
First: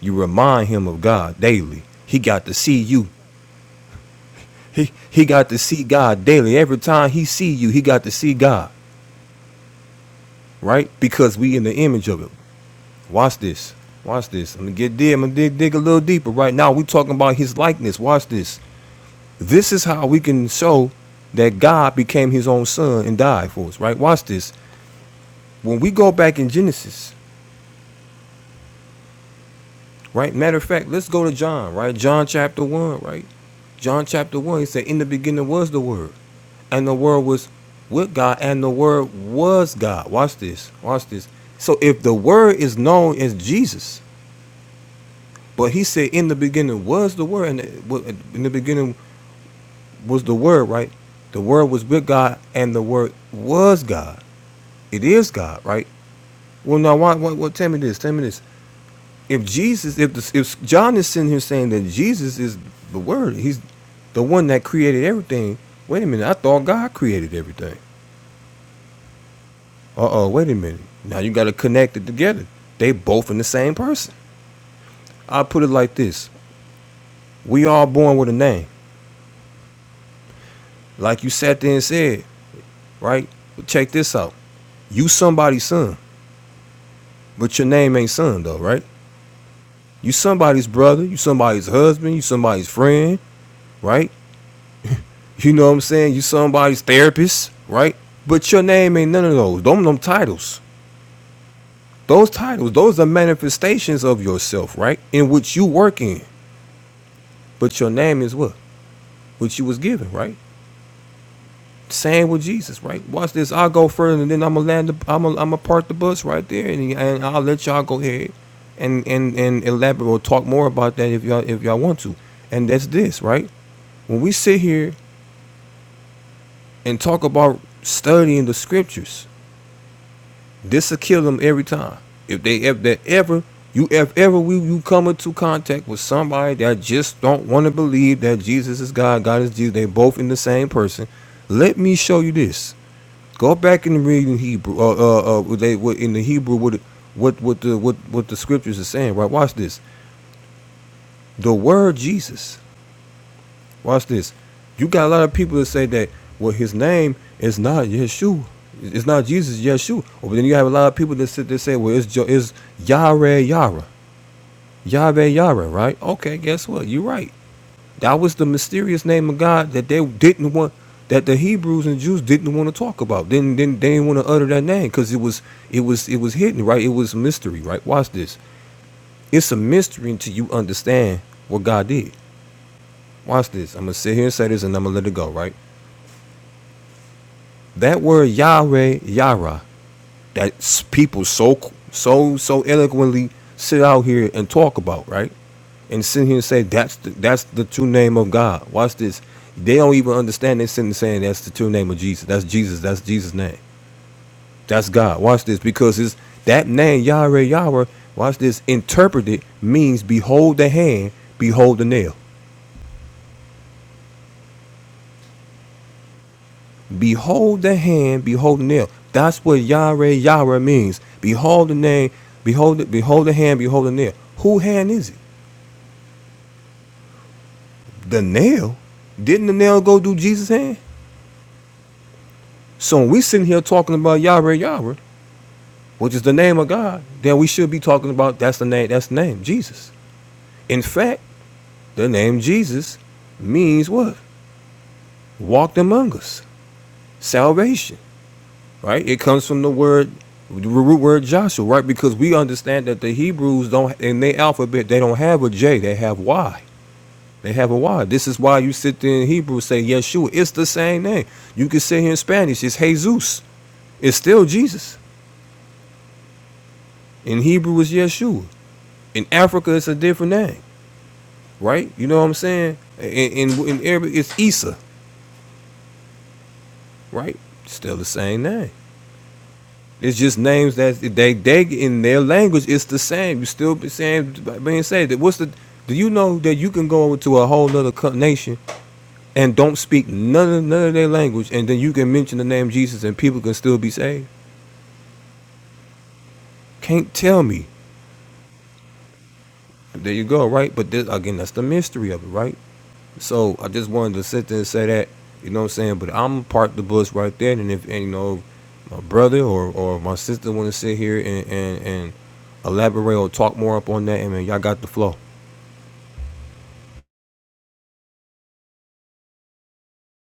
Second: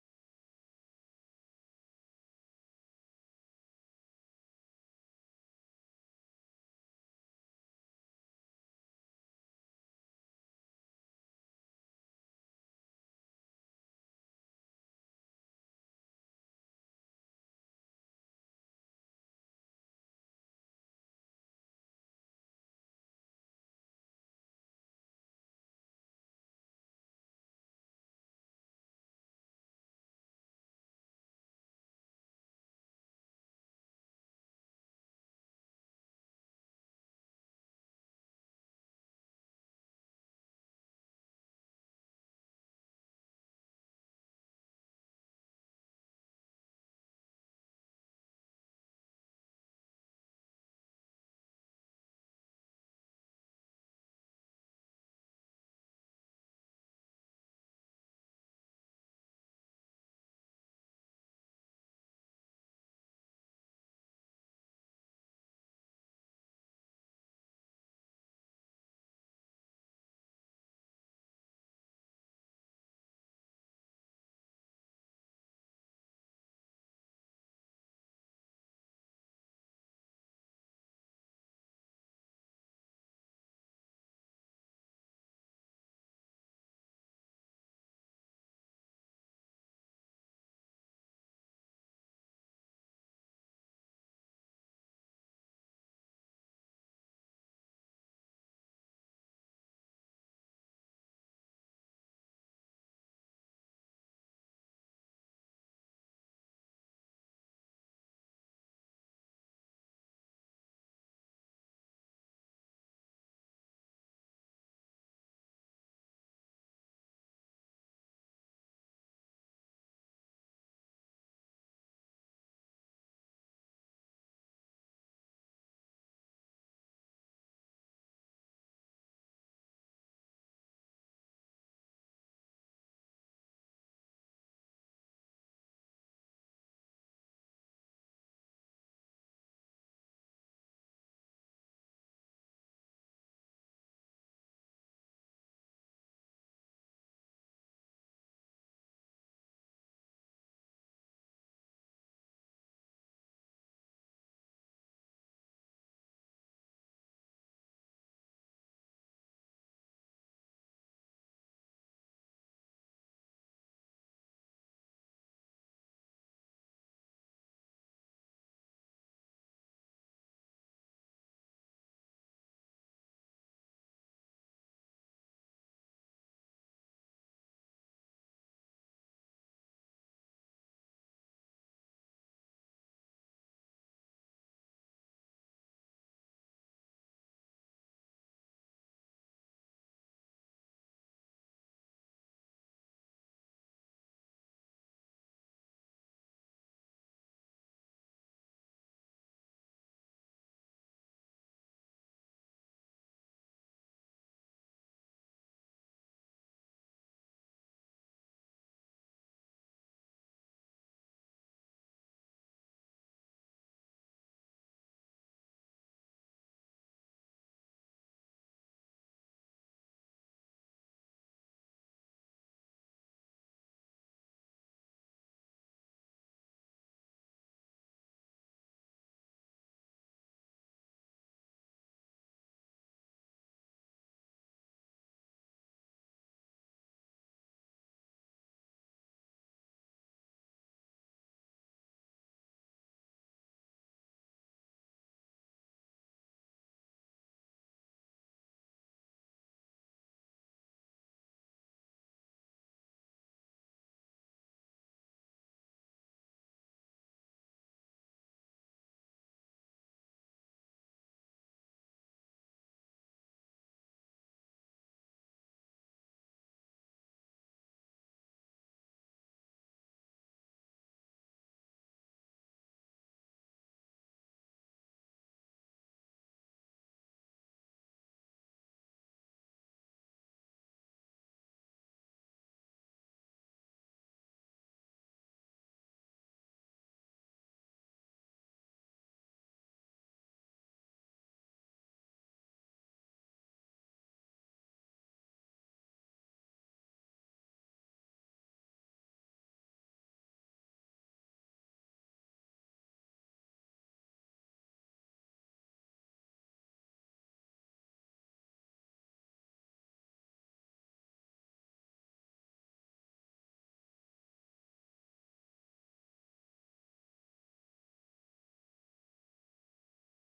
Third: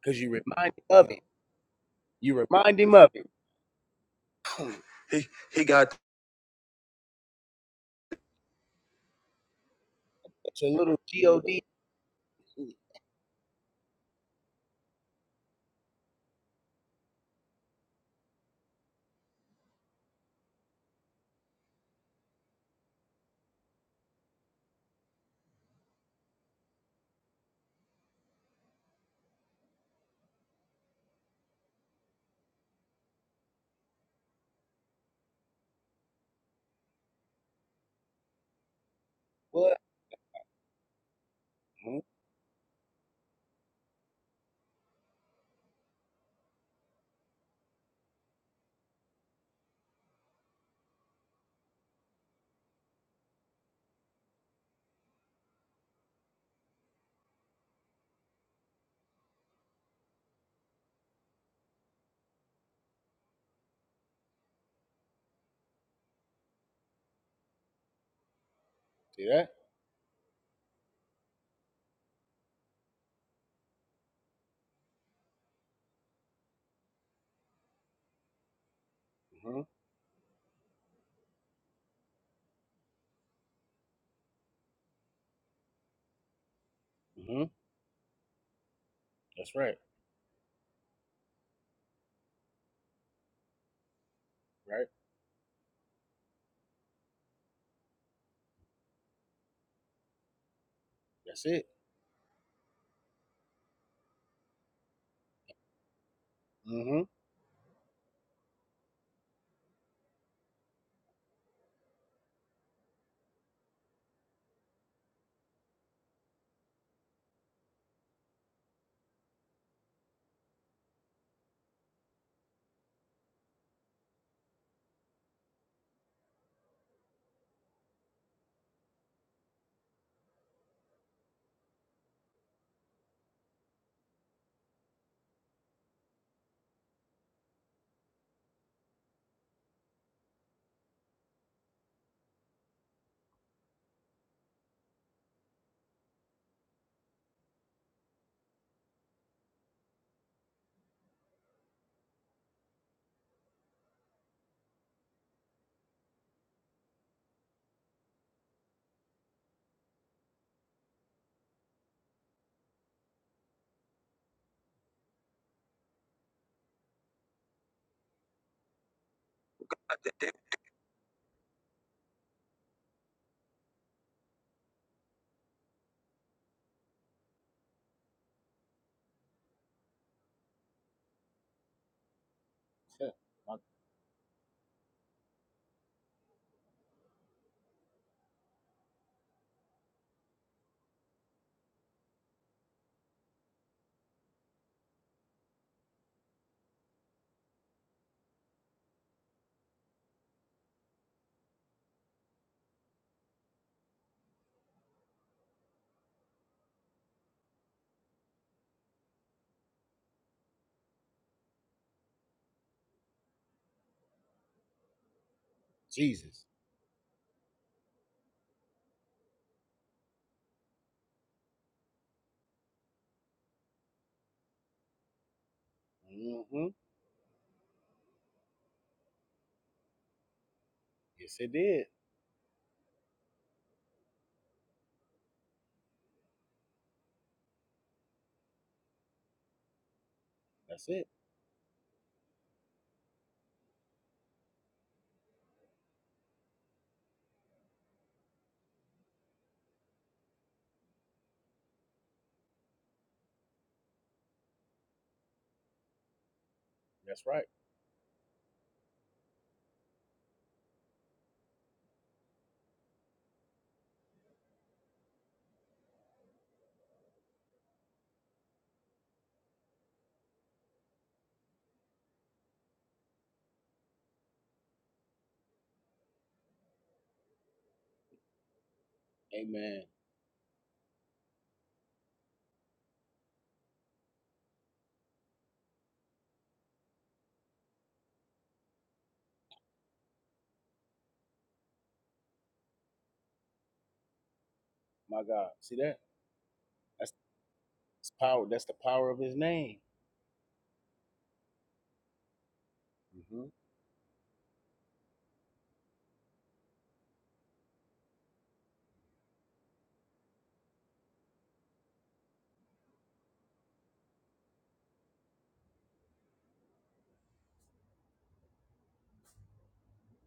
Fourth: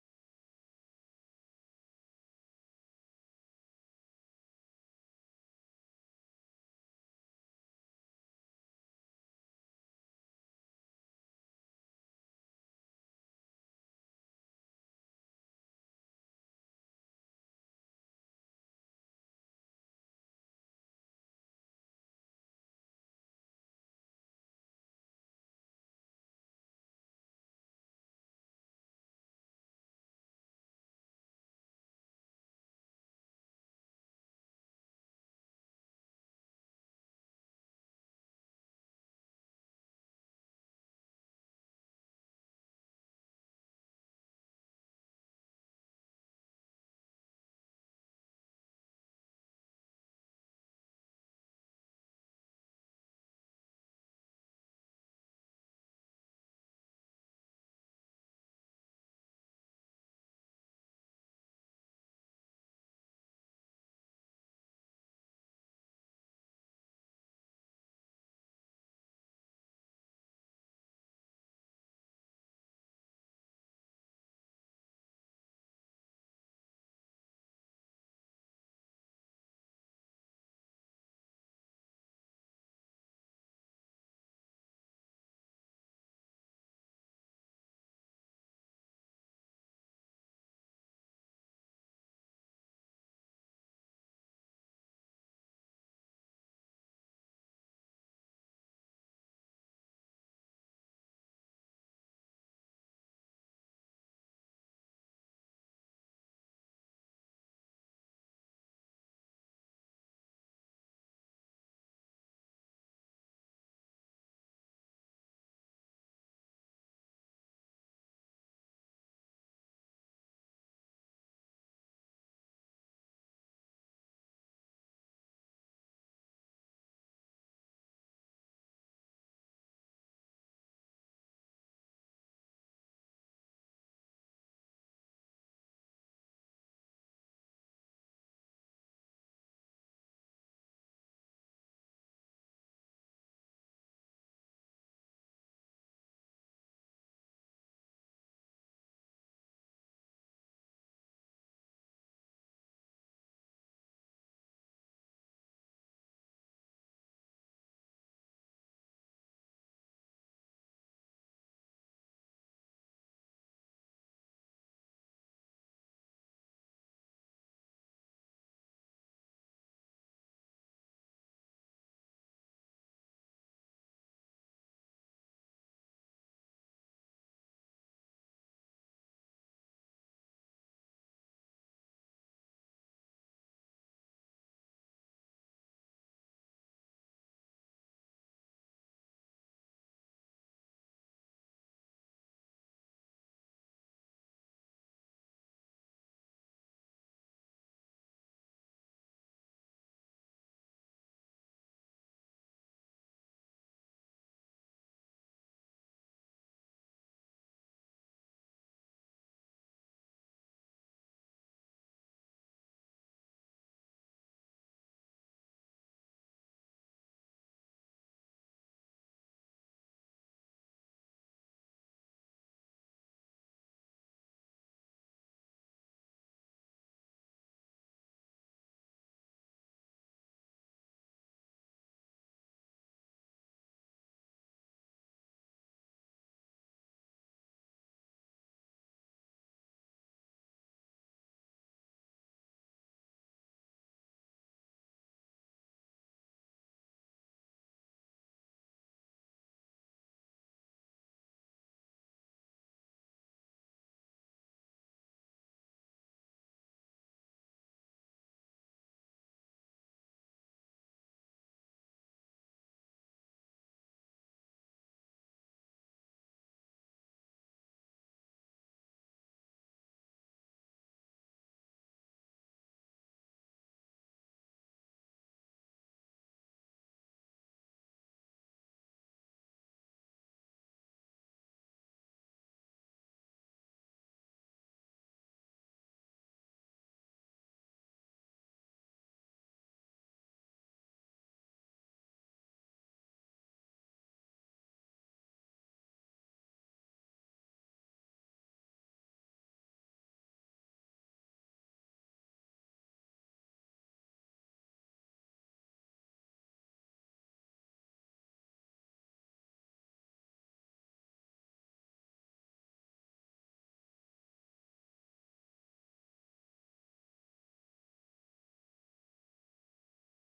[SPEAKER 1] You
[SPEAKER 2] because you
[SPEAKER 1] remind
[SPEAKER 2] remind him
[SPEAKER 1] him of
[SPEAKER 2] of it
[SPEAKER 1] God daily. He
[SPEAKER 2] you
[SPEAKER 1] got to
[SPEAKER 2] remind
[SPEAKER 1] see
[SPEAKER 2] him
[SPEAKER 1] you.
[SPEAKER 2] of it
[SPEAKER 1] He
[SPEAKER 2] He
[SPEAKER 1] he got to
[SPEAKER 2] he
[SPEAKER 1] see
[SPEAKER 2] got
[SPEAKER 1] God daily. Every time he see you, he got to see God,
[SPEAKER 2] it's a
[SPEAKER 1] right?
[SPEAKER 2] little
[SPEAKER 1] Because
[SPEAKER 2] god
[SPEAKER 1] we in the image of him. Watch this. Watch this. I'm gonna get deep. I'm gonna dig, dig a little deeper. Right now, we talking about his likeness. Watch this. This is how we can show that God became his own son and died for us, right? Watch this. When we go back in Genesis, right? Matter of fact, let's go to John, right? John chapter 1, right? John chapter 1, he said, In the beginning was the Word, and the Word was with God, and the Word was
[SPEAKER 2] what
[SPEAKER 1] God. Watch this. Watch this. So
[SPEAKER 2] hmm
[SPEAKER 1] if the Word is known as Jesus, but he said, In the beginning was the Word, and in the beginning was the Word, right? The Word was with God, and the Word was God. It is God, right? Well, now, why, why, well, tell me this. Tell me this. If Jesus, if the, if John is sitting here saying that Jesus is the Word, he's the one that created everything. Wait a minute. I thought God created everything. Uh oh. Wait a minute. Now you got to connect it together. They both in the same person. I put it like this: We all born with a name,
[SPEAKER 2] hmm
[SPEAKER 1] like you sat there and said, right? But check this out. You somebody's son,
[SPEAKER 2] hmm
[SPEAKER 1] but your name ain't son though, right?
[SPEAKER 2] that's right
[SPEAKER 1] You somebody's brother. You somebody's husband. You somebody's friend, right?
[SPEAKER 2] right
[SPEAKER 1] You know what I'm saying? You somebody's therapist, right? But your name ain't none of those. Them them titles.
[SPEAKER 2] that's it
[SPEAKER 1] Those titles, those are manifestations of yourself, right? In which you work in.
[SPEAKER 2] hmm
[SPEAKER 1] But your name is what? Which you was given, right? Same with Jesus, right? Watch this. I'll go further and then I'ma land the I'ma am going to park the bus right there and, and I'll let y'all go ahead and, and and elaborate or talk more about that if y'all if y'all want to. And that's this, right? When we sit here and talk about studying the scriptures, This will kill them every time. If they if that ever you if ever we you come into contact with somebody that just don't want to believe that Jesus is God, God is Jesus, they both in the same person. Let me show you this. Go back and read in Hebrew. Uh, uh, uh what they what in the Hebrew what what what the what what the scriptures are saying. Right? Watch this. The word Jesus. Watch this. You got a lot of people that say that well, his name is not Yeshua. It's not Jesus, Yeshua. Or But then you have a lot of people that sit there say, well, it's jo- it's Yahweh Yara, Yahweh Yara, right? Okay, guess what? You're right. That was the mysterious name of God that they didn't want, that the Hebrews and Jews didn't want to talk about. Didn't didn't they didn't want to utter that name because it was it was it was hidden, right? It was a mystery, right? Watch this. It's a mystery until you understand what God did. Watch this. I'm gonna sit here and say this, and I'm gonna let it go, right? That word Yahweh, Yara, that people so so so eloquently sit out here and talk about, right? And sit here and say that's the, that's the true name of God. Watch this. They don't even understand. They are sitting saying that's the true name of Jesus. That's Jesus. That's Jesus' name. That's God. Watch this because it's that name Yahweh, Yara. Watch this. Interpreted means behold the hand, behold the nail.
[SPEAKER 2] jesus
[SPEAKER 1] Behold the hand, behold the nail. That's what Yahweh Yahweh means. Behold the name, behold it. behold the hand, behold the nail. Who hand is it?
[SPEAKER 2] hmm
[SPEAKER 1] The nail? Didn't the nail go do Jesus' hand?
[SPEAKER 2] yes it did
[SPEAKER 1] So when we sitting here talking about Yahweh Yahweh, which is the name of God, then we should be talking about that's the name, that's the name, Jesus. In
[SPEAKER 2] that's it
[SPEAKER 1] fact, the name Jesus means what? Walked among us. Salvation. right? It comes from the word, the root word Joshua, right? Because we understand that the Hebrews don't, in their alphabet, they don't have a J, they have Y.
[SPEAKER 2] that's right
[SPEAKER 1] They have a Y. This is why you sit there in Hebrew and say Yeshua. It's the same name. You can say here in Spanish, it's Jesus. It's still Jesus. In Hebrew, it's Yeshua. In Africa, it's a different name, right? You know what I'm saying? In, in, in Arabic, it's Isa, right? Still the same name.
[SPEAKER 2] Amen.
[SPEAKER 1] It's just names that they they in their language it's the same. You still be saying being said that what's the do you know that you can go to a whole other nation and don't speak none of none of their language and then you can mention the name Jesus and people can still be saved?
[SPEAKER 2] My God. See that? That's,
[SPEAKER 1] Can't tell me.
[SPEAKER 2] that's power. That's the power of his name.
[SPEAKER 1] There you go, right? But this, again, that's the mystery of it, right?
[SPEAKER 2] Mhm.
[SPEAKER 1] So I just wanted to sit there and say that, you know what I'm saying? But I'm parked the bus right there, and if and, you know, my brother or, or my sister want to sit here and, and, and elaborate or talk more up on that, amen. Y'all got the flow.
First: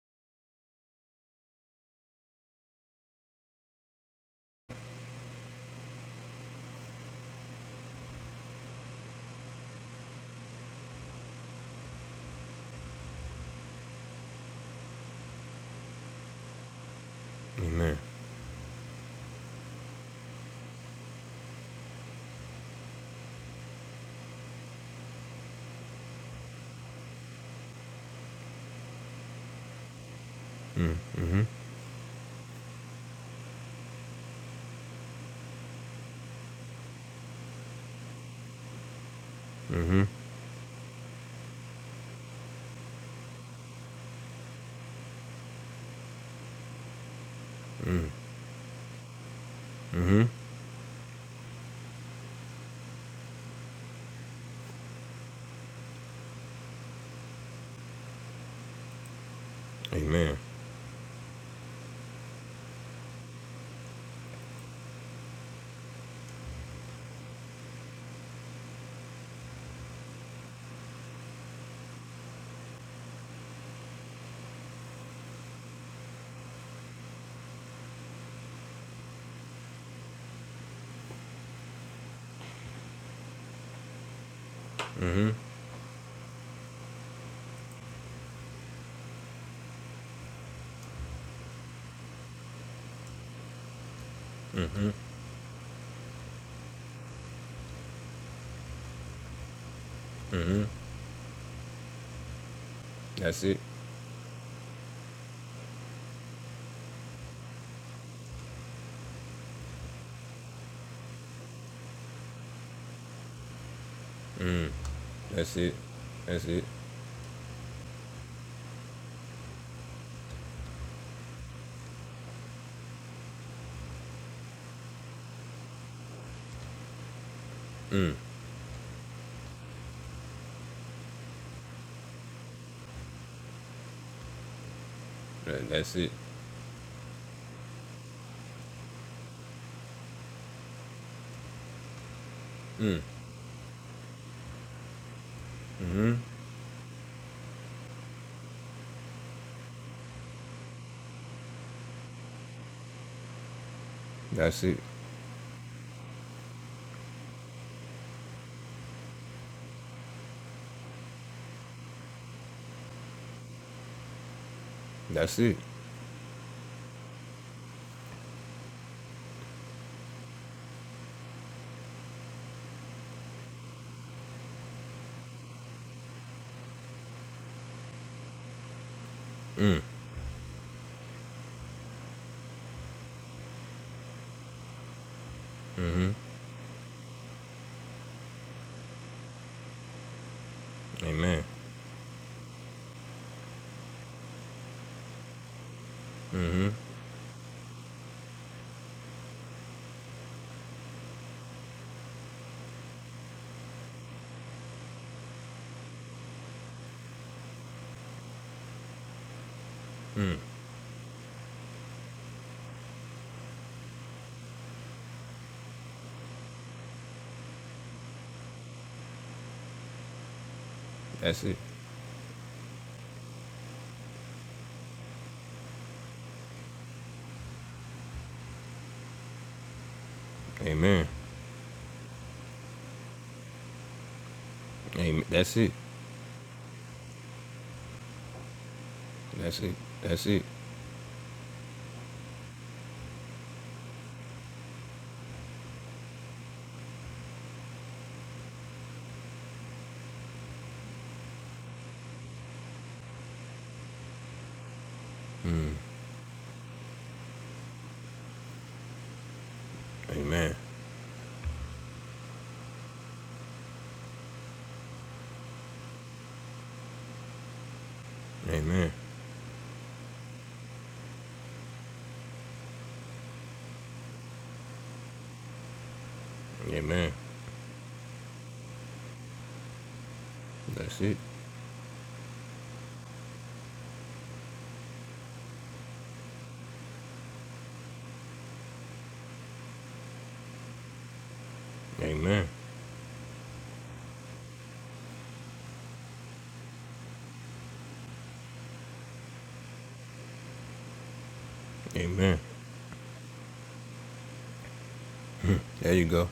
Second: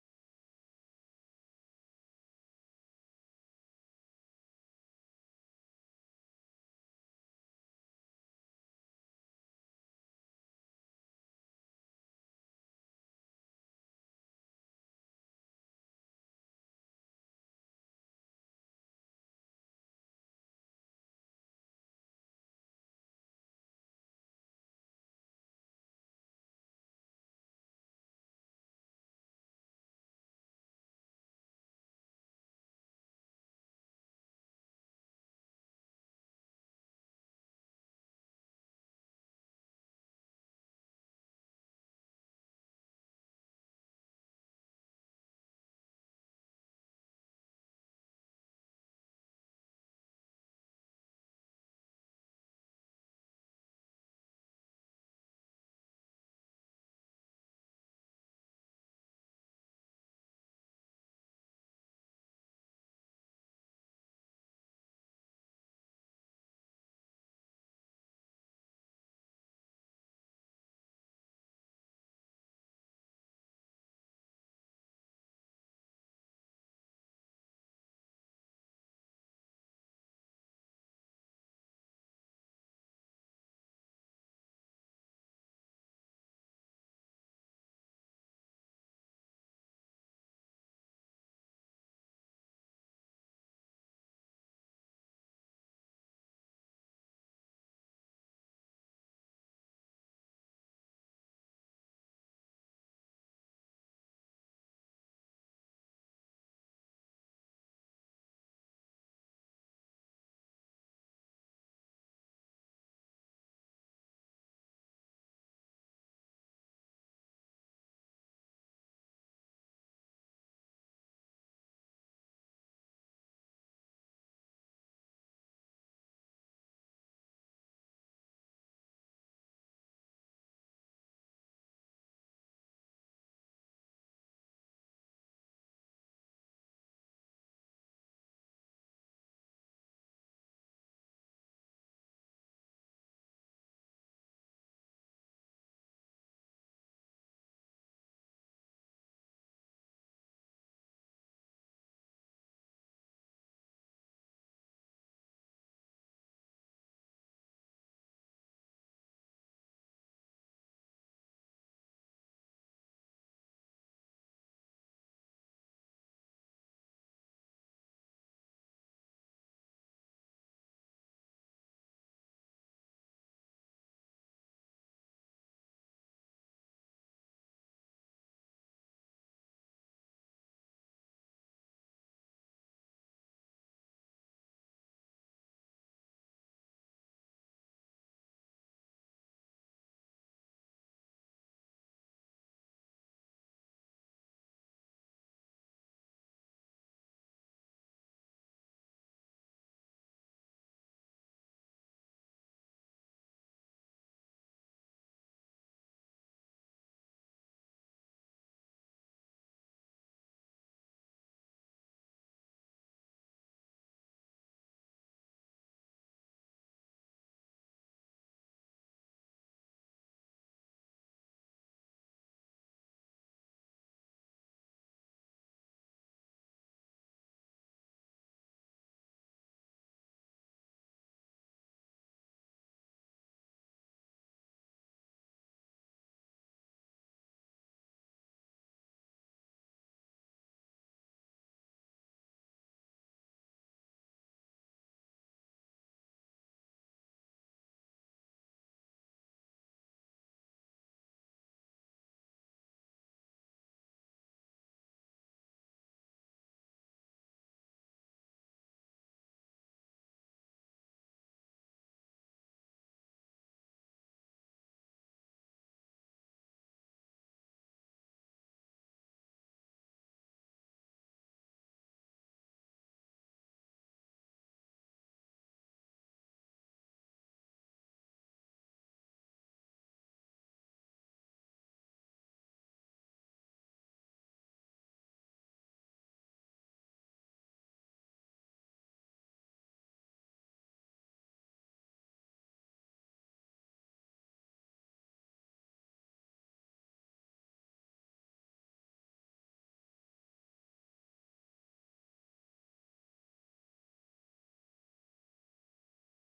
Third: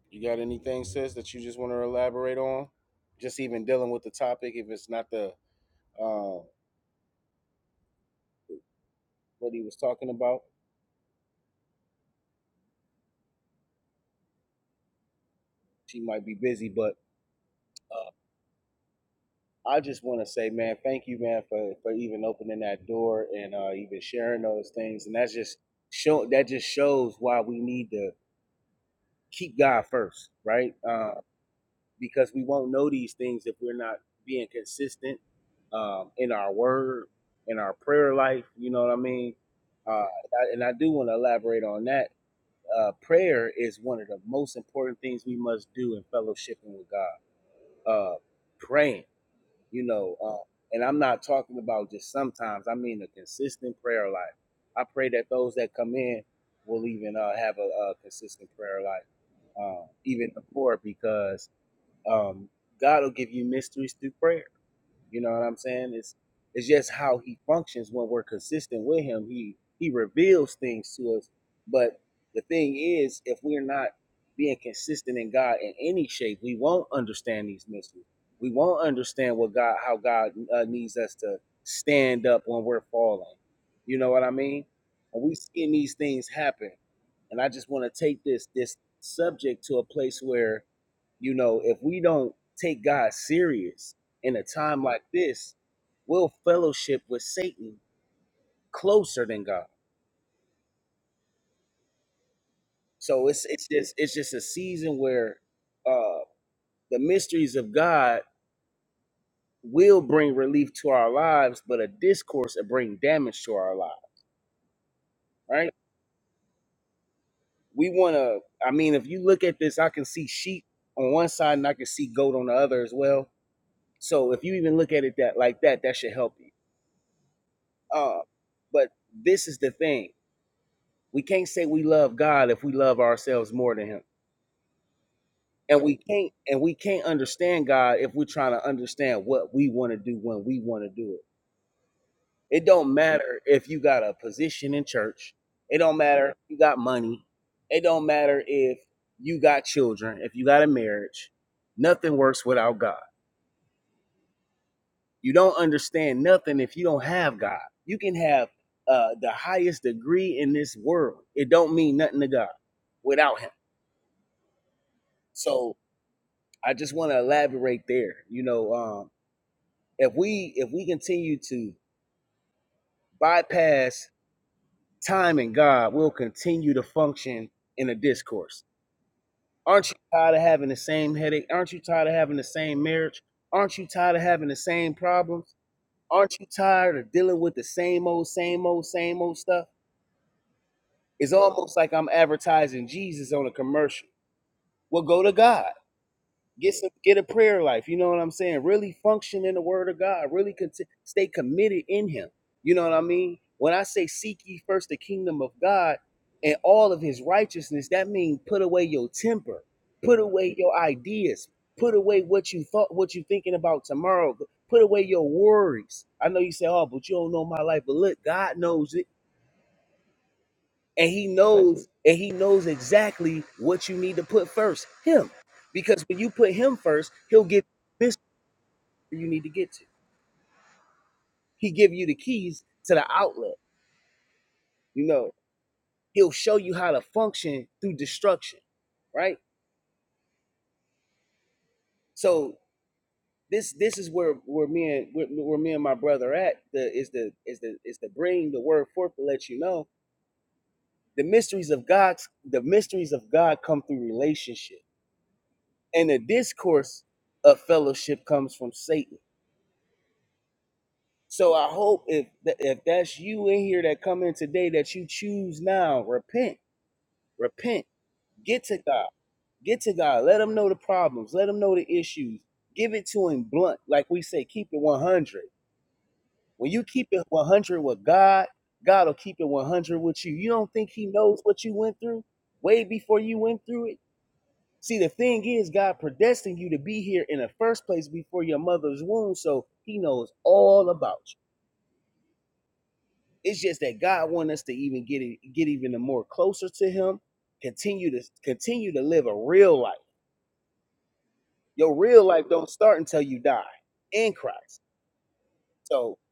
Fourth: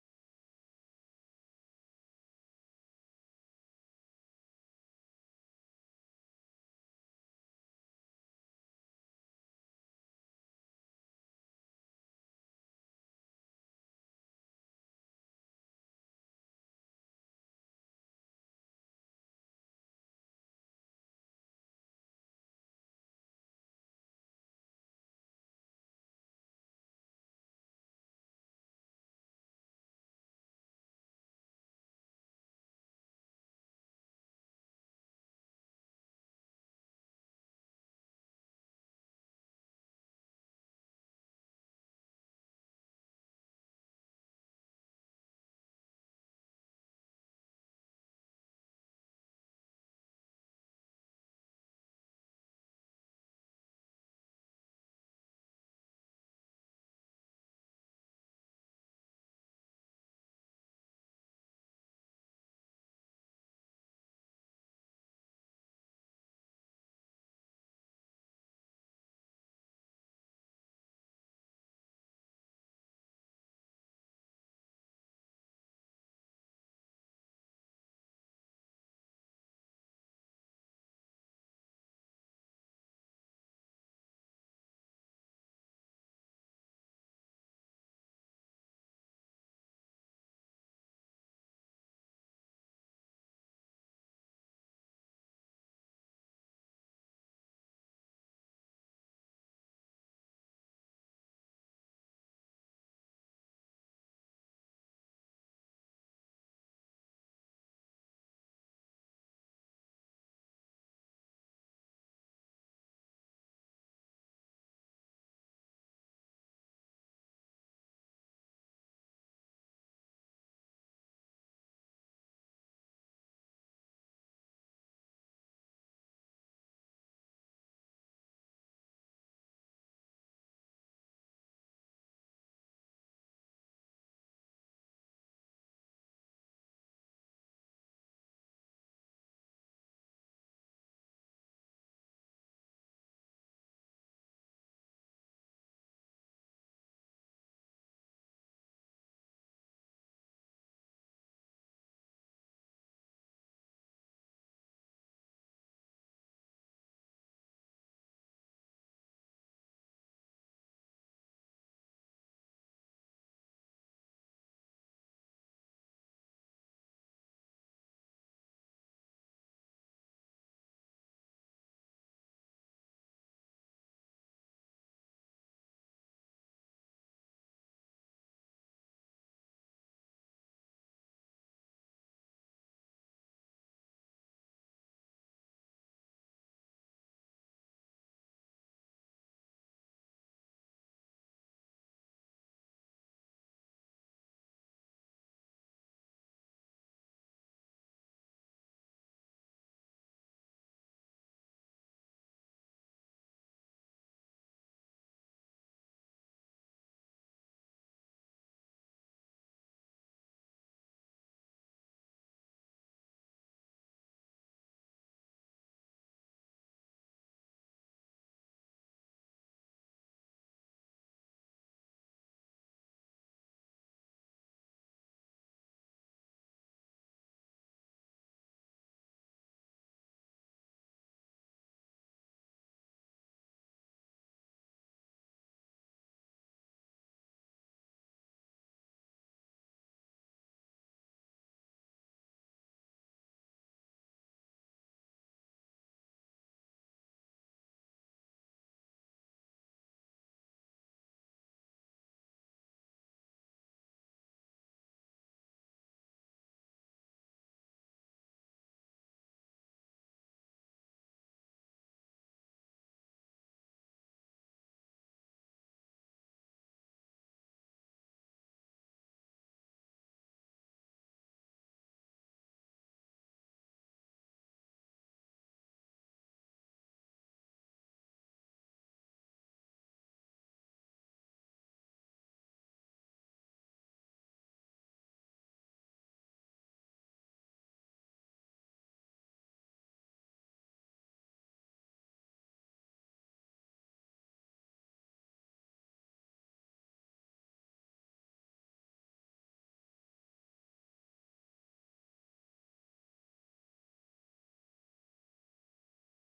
[SPEAKER 2] You got anything, sis, that you just want to elaborate on? Just even dealing with the topic, if it's not the uh, what he was talking about, she might be busy. But
[SPEAKER 1] Amen.
[SPEAKER 2] I just want to say, man, thank you, man, for, for even opening that door and uh, even sharing those things. And that's just show that just shows why we need to keep God first, right?
[SPEAKER 1] Mm,
[SPEAKER 2] Uh,
[SPEAKER 1] mm-hmm.
[SPEAKER 2] because we won't know these things if we're not being consistent um, in our word, in our prayer life. You know what I mean?
[SPEAKER 1] Mm-hmm.
[SPEAKER 2] Uh, and, I, do want to elaborate on that. Uh, prayer is one of the most important things we must do in fellowshipping with God.
[SPEAKER 1] Mm,
[SPEAKER 2] Uh, praying, you know,
[SPEAKER 1] mm-hmm.
[SPEAKER 2] uh, and I'm not talking about just sometimes. I mean a consistent prayer life. I pray that those that come in will even uh, have a, a consistent prayer life, uh, even
[SPEAKER 1] Amen.
[SPEAKER 2] the poor, because um, God will give you mysteries through prayer. You know what I'm saying? It's it's just how He functions when we're consistent with Him. He He reveals things to us. But the thing is, if we're not being consistent in God in any shape, we won't understand these mysteries. We won't understand what God, how God uh, needs us to stand up when we're falling. You know what I mean? And we
[SPEAKER 1] Mm-hmm.
[SPEAKER 2] seeing these things happen and I just want to take this this subject to a place where, you know, if we don't take God serious in a time
[SPEAKER 1] Mm-hmm.
[SPEAKER 2] like this, we'll fellowship with Satan closer than God.
[SPEAKER 1] Mm-hmm.
[SPEAKER 2] So
[SPEAKER 1] That's
[SPEAKER 2] it's
[SPEAKER 1] it.
[SPEAKER 2] it's just it's just a season where uh the mysteries of God will bring relief to our lives, but a discourse will bring damage to our lives,
[SPEAKER 1] That's
[SPEAKER 2] right?
[SPEAKER 1] it. That's it.
[SPEAKER 2] We want to. I mean, if you look at this, I can see sheep on one side and I can see goat on the other as well So if you even look at it that like that, that should help you.
[SPEAKER 1] Mm.
[SPEAKER 2] Uh, but this is the thing: we can't say we love God if we love ourselves more than Him, and
[SPEAKER 1] That's
[SPEAKER 2] we
[SPEAKER 1] it.
[SPEAKER 2] can't and we can't understand God if we're trying to understand what we want to do when we want to do it. It don't
[SPEAKER 1] Mm.
[SPEAKER 2] matter if you got a position in church. It don't
[SPEAKER 1] Mm-hmm.
[SPEAKER 2] matter if you got money. It don't matter if you got children. If you got a marriage, nothing works without God.
[SPEAKER 1] That's it.
[SPEAKER 2] You don't understand nothing if you don't have God. You can have uh, the highest degree in this world. It don't mean nothing to God without Him.
[SPEAKER 1] That's it.
[SPEAKER 2] So I just want to elaborate there. You know, um, if we if we continue to bypass time and God, we'll continue to function in a discourse.
[SPEAKER 1] Mm.
[SPEAKER 2] Aren't you tired of having the same headache? Aren't you tired of having the same marriage? Aren't you tired of having the same problems?
[SPEAKER 1] Mm-hmm.
[SPEAKER 2] Aren't you tired of dealing with the same old, same old, same old stuff? It's
[SPEAKER 1] Amen.
[SPEAKER 2] almost like I'm advertising Jesus on a commercial. Well, go to God.
[SPEAKER 1] Mm-hmm.
[SPEAKER 2] Get some, get a prayer life. You know what I'm saying? Really function in the Word of God. Really conti- stay committed in Him. You know what I mean? When I say seek ye first the kingdom of God and all of His righteousness, that means put away your temper, put
[SPEAKER 1] Mm.
[SPEAKER 2] away your ideas, put away what you thought, what you thinking about tomorrow. Put away your worries. I know you say, "Oh, but you don't know my life." But look, God knows it and he
[SPEAKER 1] That's it.
[SPEAKER 2] knows and he knows exactly what you need to put first him because when you put him first he'll give you this you need to get to
[SPEAKER 1] Amen.
[SPEAKER 2] he give you the keys to the outlet you
[SPEAKER 1] Amen.
[SPEAKER 2] know
[SPEAKER 1] That's it.
[SPEAKER 2] he'll show you how to function through destruction right
[SPEAKER 1] That's it. That's it.
[SPEAKER 2] so this this is where where me and where, where me and my brother at the is the is the is to bring the word forth to let you know the mysteries of god's the mysteries of god come through relationship and the discourse of fellowship comes from satan
[SPEAKER 1] Amen.
[SPEAKER 2] So I hope if that if that's you in here that come in today that you choose now, repent, repent, get to
[SPEAKER 1] Amen.
[SPEAKER 2] God, get to God. Let Him know the problems, let Him know the issues. Give it to Him blunt, like we say, keep it one hundred. When you keep
[SPEAKER 1] Amen.
[SPEAKER 2] it one hundred with God, God will keep it one hundred with you. You don't think
[SPEAKER 1] That's
[SPEAKER 2] He
[SPEAKER 1] it.
[SPEAKER 2] knows what you went through way before you went through it? See, the thing is, God predestined you to be here in the first place before your mother's womb, so He knows all about you.
[SPEAKER 1] Amen.
[SPEAKER 2] It's just that God wants us to even get it, get even more closer to Him. Continue to continue to live a real life. Your real
[SPEAKER 1] Amen.
[SPEAKER 2] life don't start until you die in Christ.
[SPEAKER 1] There you
[SPEAKER 2] So
[SPEAKER 1] go.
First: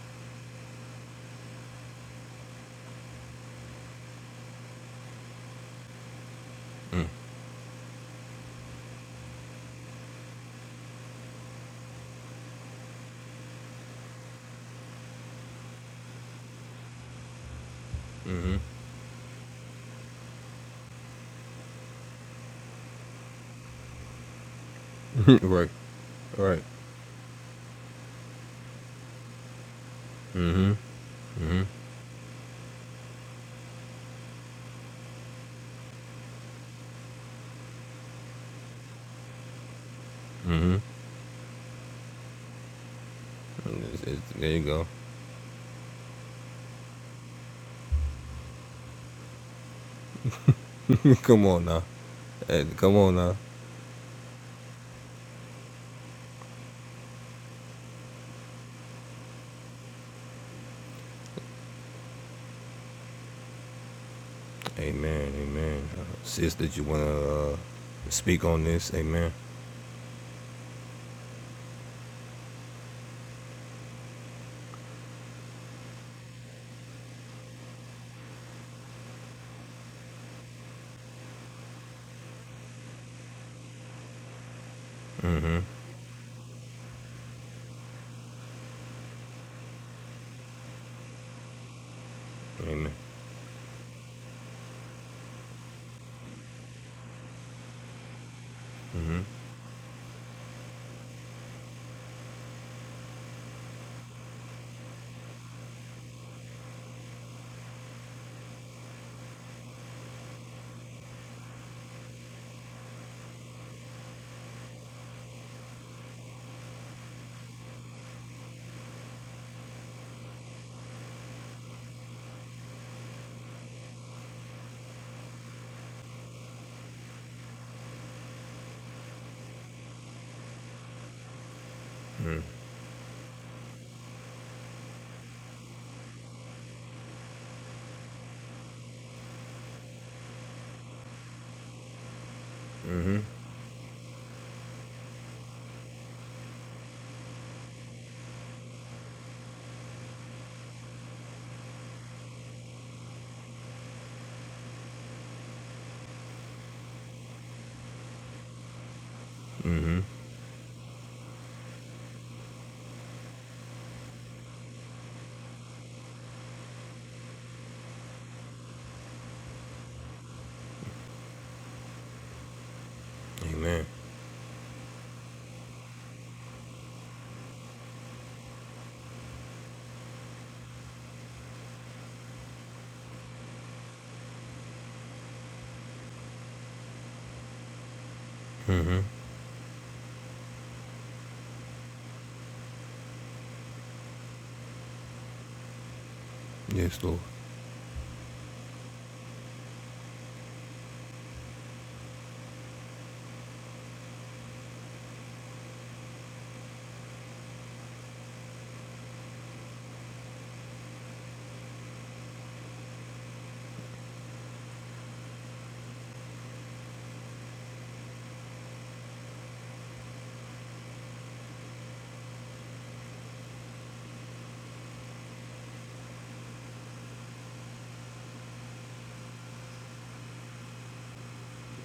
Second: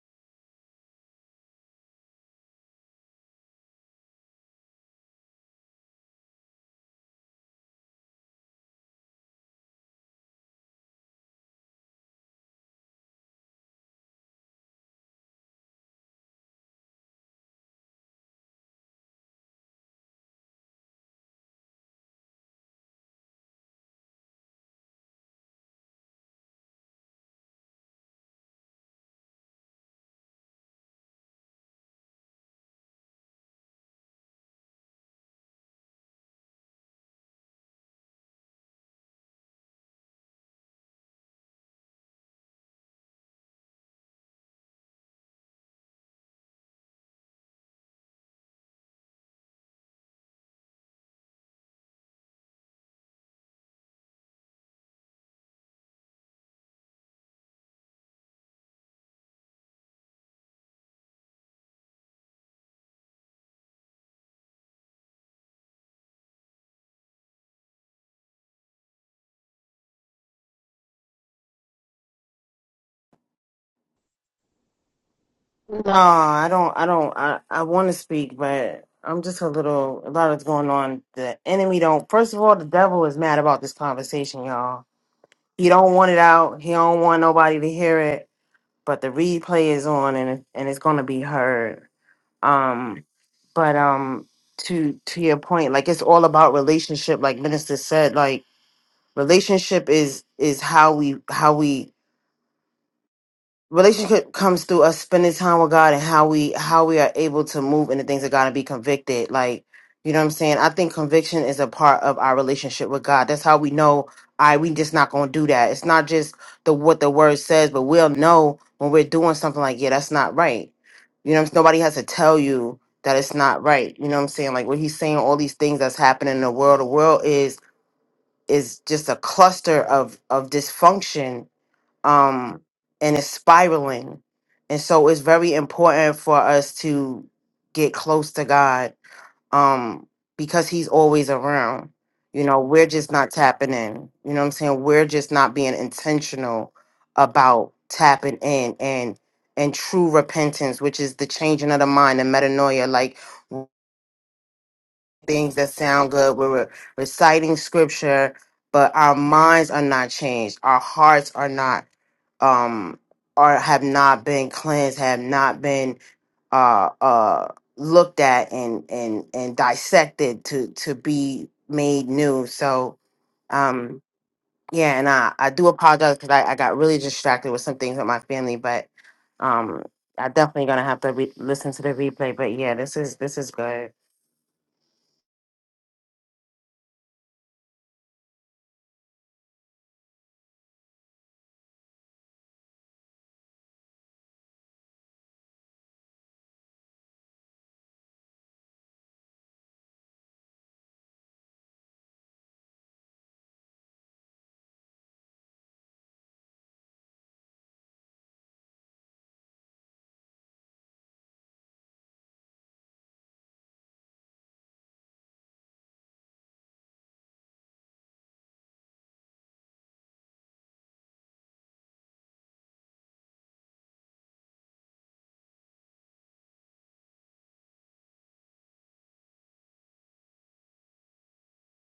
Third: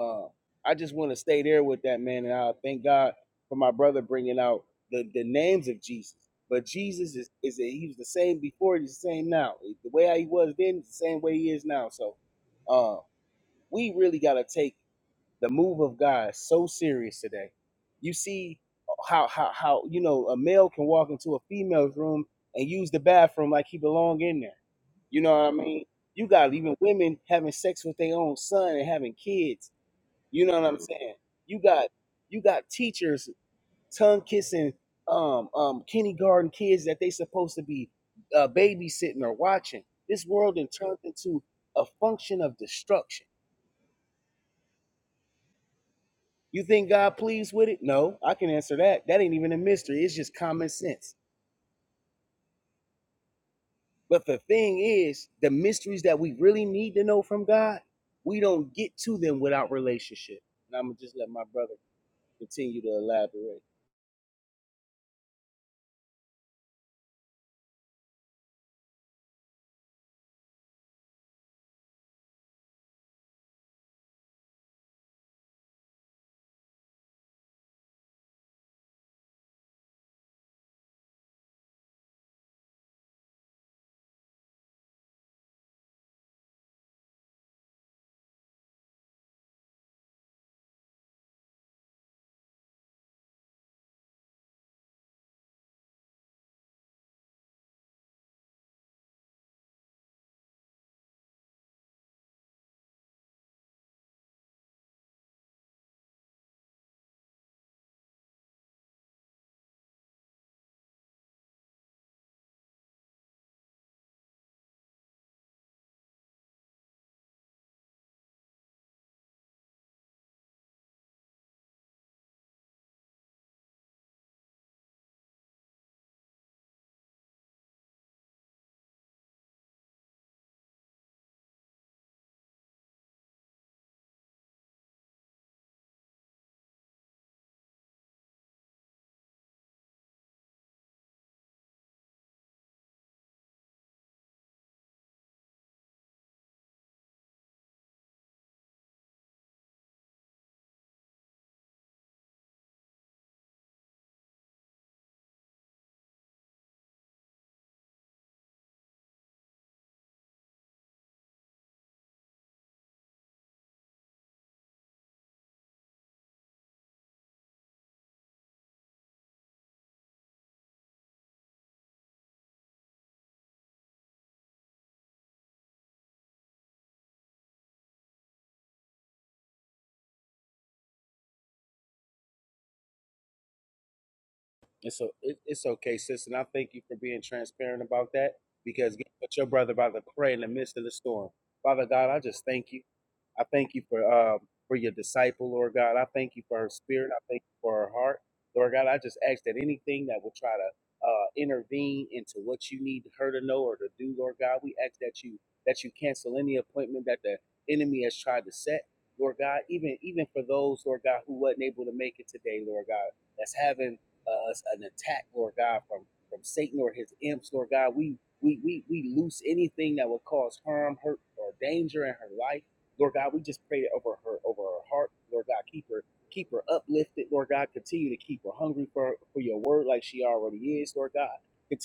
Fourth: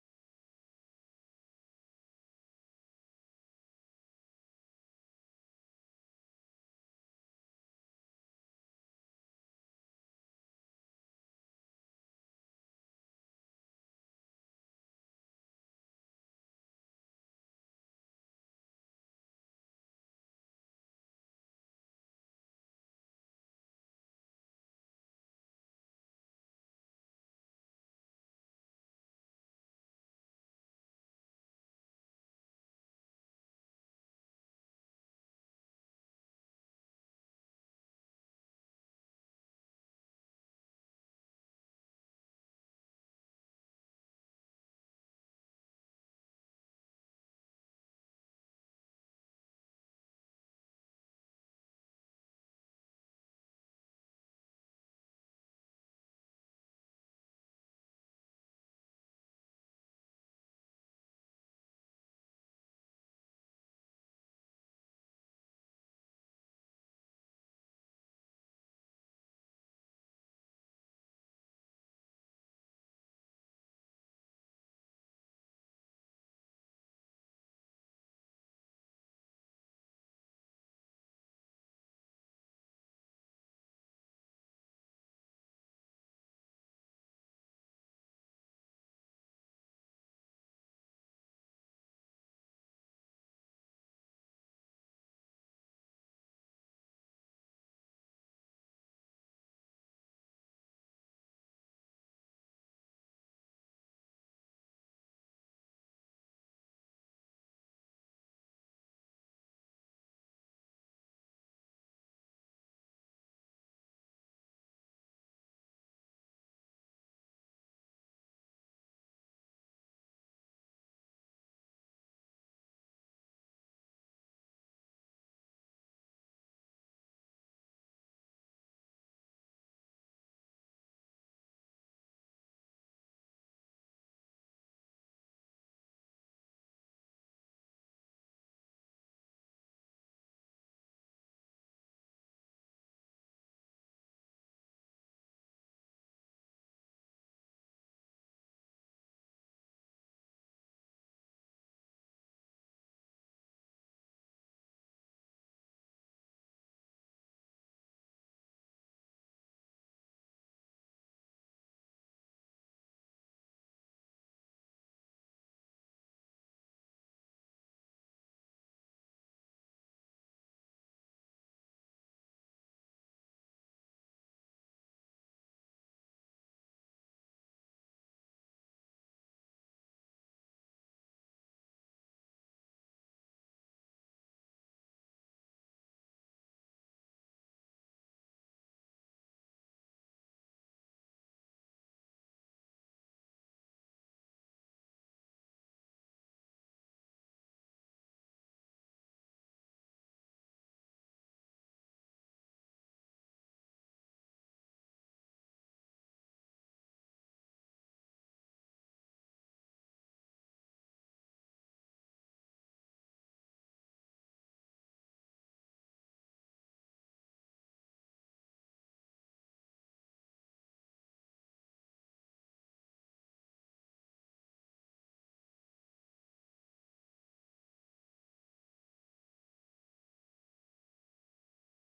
[SPEAKER 2] uh, I just want to stay there with that man, and I thank God for my brother bringing out the, the names of Jesus. But Jesus is is a, he was the same before, he's the same now. The way he was then, is the same way he is now. So uh, we really gotta take The move of God is so serious today. You see
[SPEAKER 1] Mm-hmm.
[SPEAKER 2] how how how you know a male can walk into a female's room and use the bathroom like he belong in there. You know what I
[SPEAKER 1] Right.
[SPEAKER 2] mean? You got
[SPEAKER 1] Right.
[SPEAKER 2] even women having sex with their own son and having kids. You know what
[SPEAKER 1] Mm-hmm.
[SPEAKER 2] saying? You
[SPEAKER 1] Mm-hmm.
[SPEAKER 2] got you got teachers tongue kissing um um kindergarten kids that they supposed to be uh, babysitting or watching. This world then
[SPEAKER 1] Mm-hmm.
[SPEAKER 2] turned into a function of destruction.
[SPEAKER 1] It's- it's- there you go.
[SPEAKER 2] You think God pleased with it? No, I can answer that. That ain't even a mystery. It's just common sense.
[SPEAKER 1] come on now. Hey, come on now.
[SPEAKER 2] But the thing is, the mysteries that we really need to know from God, we don't get to them without relationship. And I'm gonna just let my brother continue to elaborate.
[SPEAKER 1] Amen. Amen. Uh, Sis, that you want to uh, speak on this? Amen.
[SPEAKER 3] No, I don't. I don't. I, I want to speak, but I'm just a little. A lot is going on. The enemy don't. First of all, the devil is mad about this conversation, y'all. He don't want it out. He don't want nobody to hear it. But the replay is on, and it- and it's gonna be heard.
[SPEAKER 1] Amen.
[SPEAKER 3] Um, but um, to to your point, like it's all about relationship. Like Minister said, like relationship is is how we how we relationship comes through us spending time with God and how we how we are able to move into things of God and be convicted. Like, you know what I'm saying? I think conviction is a part of our relationship with God. That's how we know I we just not gonna do that. It's not just the what the word says, but we'll know when we're doing something like, yeah, that's not right. You know what I'm saying? Nobody has to tell you that it's not right. You know what I'm saying? Like when he's saying all these things that's happening in the world, the world is is just a cluster of of dysfunction um, and it's spiraling. And so it's very important for us to get close to God um, because He's always around. You know, we're just
[SPEAKER 1] Mm-hmm.
[SPEAKER 3] not tapping in. You know what I'm saying? We're just not being intentional about tapping in and and true repentance, which is the changing of the mind and metanoia. Like things that sound good. We're re- reciting scripture, but our minds are
[SPEAKER 1] Mm-hmm.
[SPEAKER 3] not changed. Our hearts are not um or have not been cleansed, have not been uh uh looked at and and and dissected to to be made new. So
[SPEAKER 1] Amen.
[SPEAKER 3] um yeah, and I I do apologize because I, I got really distracted with some things with my family, but um I definitely gonna have to re- listen to the replay. But yeah, this is this is good.
[SPEAKER 2] It's o it, it's okay, sis, and I thank you for being transparent about that because
[SPEAKER 1] Mm-hmm.
[SPEAKER 2] guess what your brother about to pray in the midst of the storm. Father God, I just thank you. I thank you for um for your disciple, Lord God. I thank you for her
[SPEAKER 1] Yes,
[SPEAKER 2] spirit.
[SPEAKER 1] Lord.
[SPEAKER 2] I thank you for her heart, Lord God. I just ask that anything that will try to uh, intervene into what you need her to know or to do, Lord God, we ask that you that you cancel any appointment that the enemy has tried to set, Lord God. Even even for those, Lord God, who wasn't able to make it today, Lord God that's having uh, an attack, Lord God, from from Satan or his imps, Lord God. We we we we loose anything that would cause harm, hurt, or danger in her life, Lord God. We just pray that over her over her heart, Lord God. Keep her keep her uplifted, Lord God. Continue to keep her hungry for for your word, like she already is, Lord God.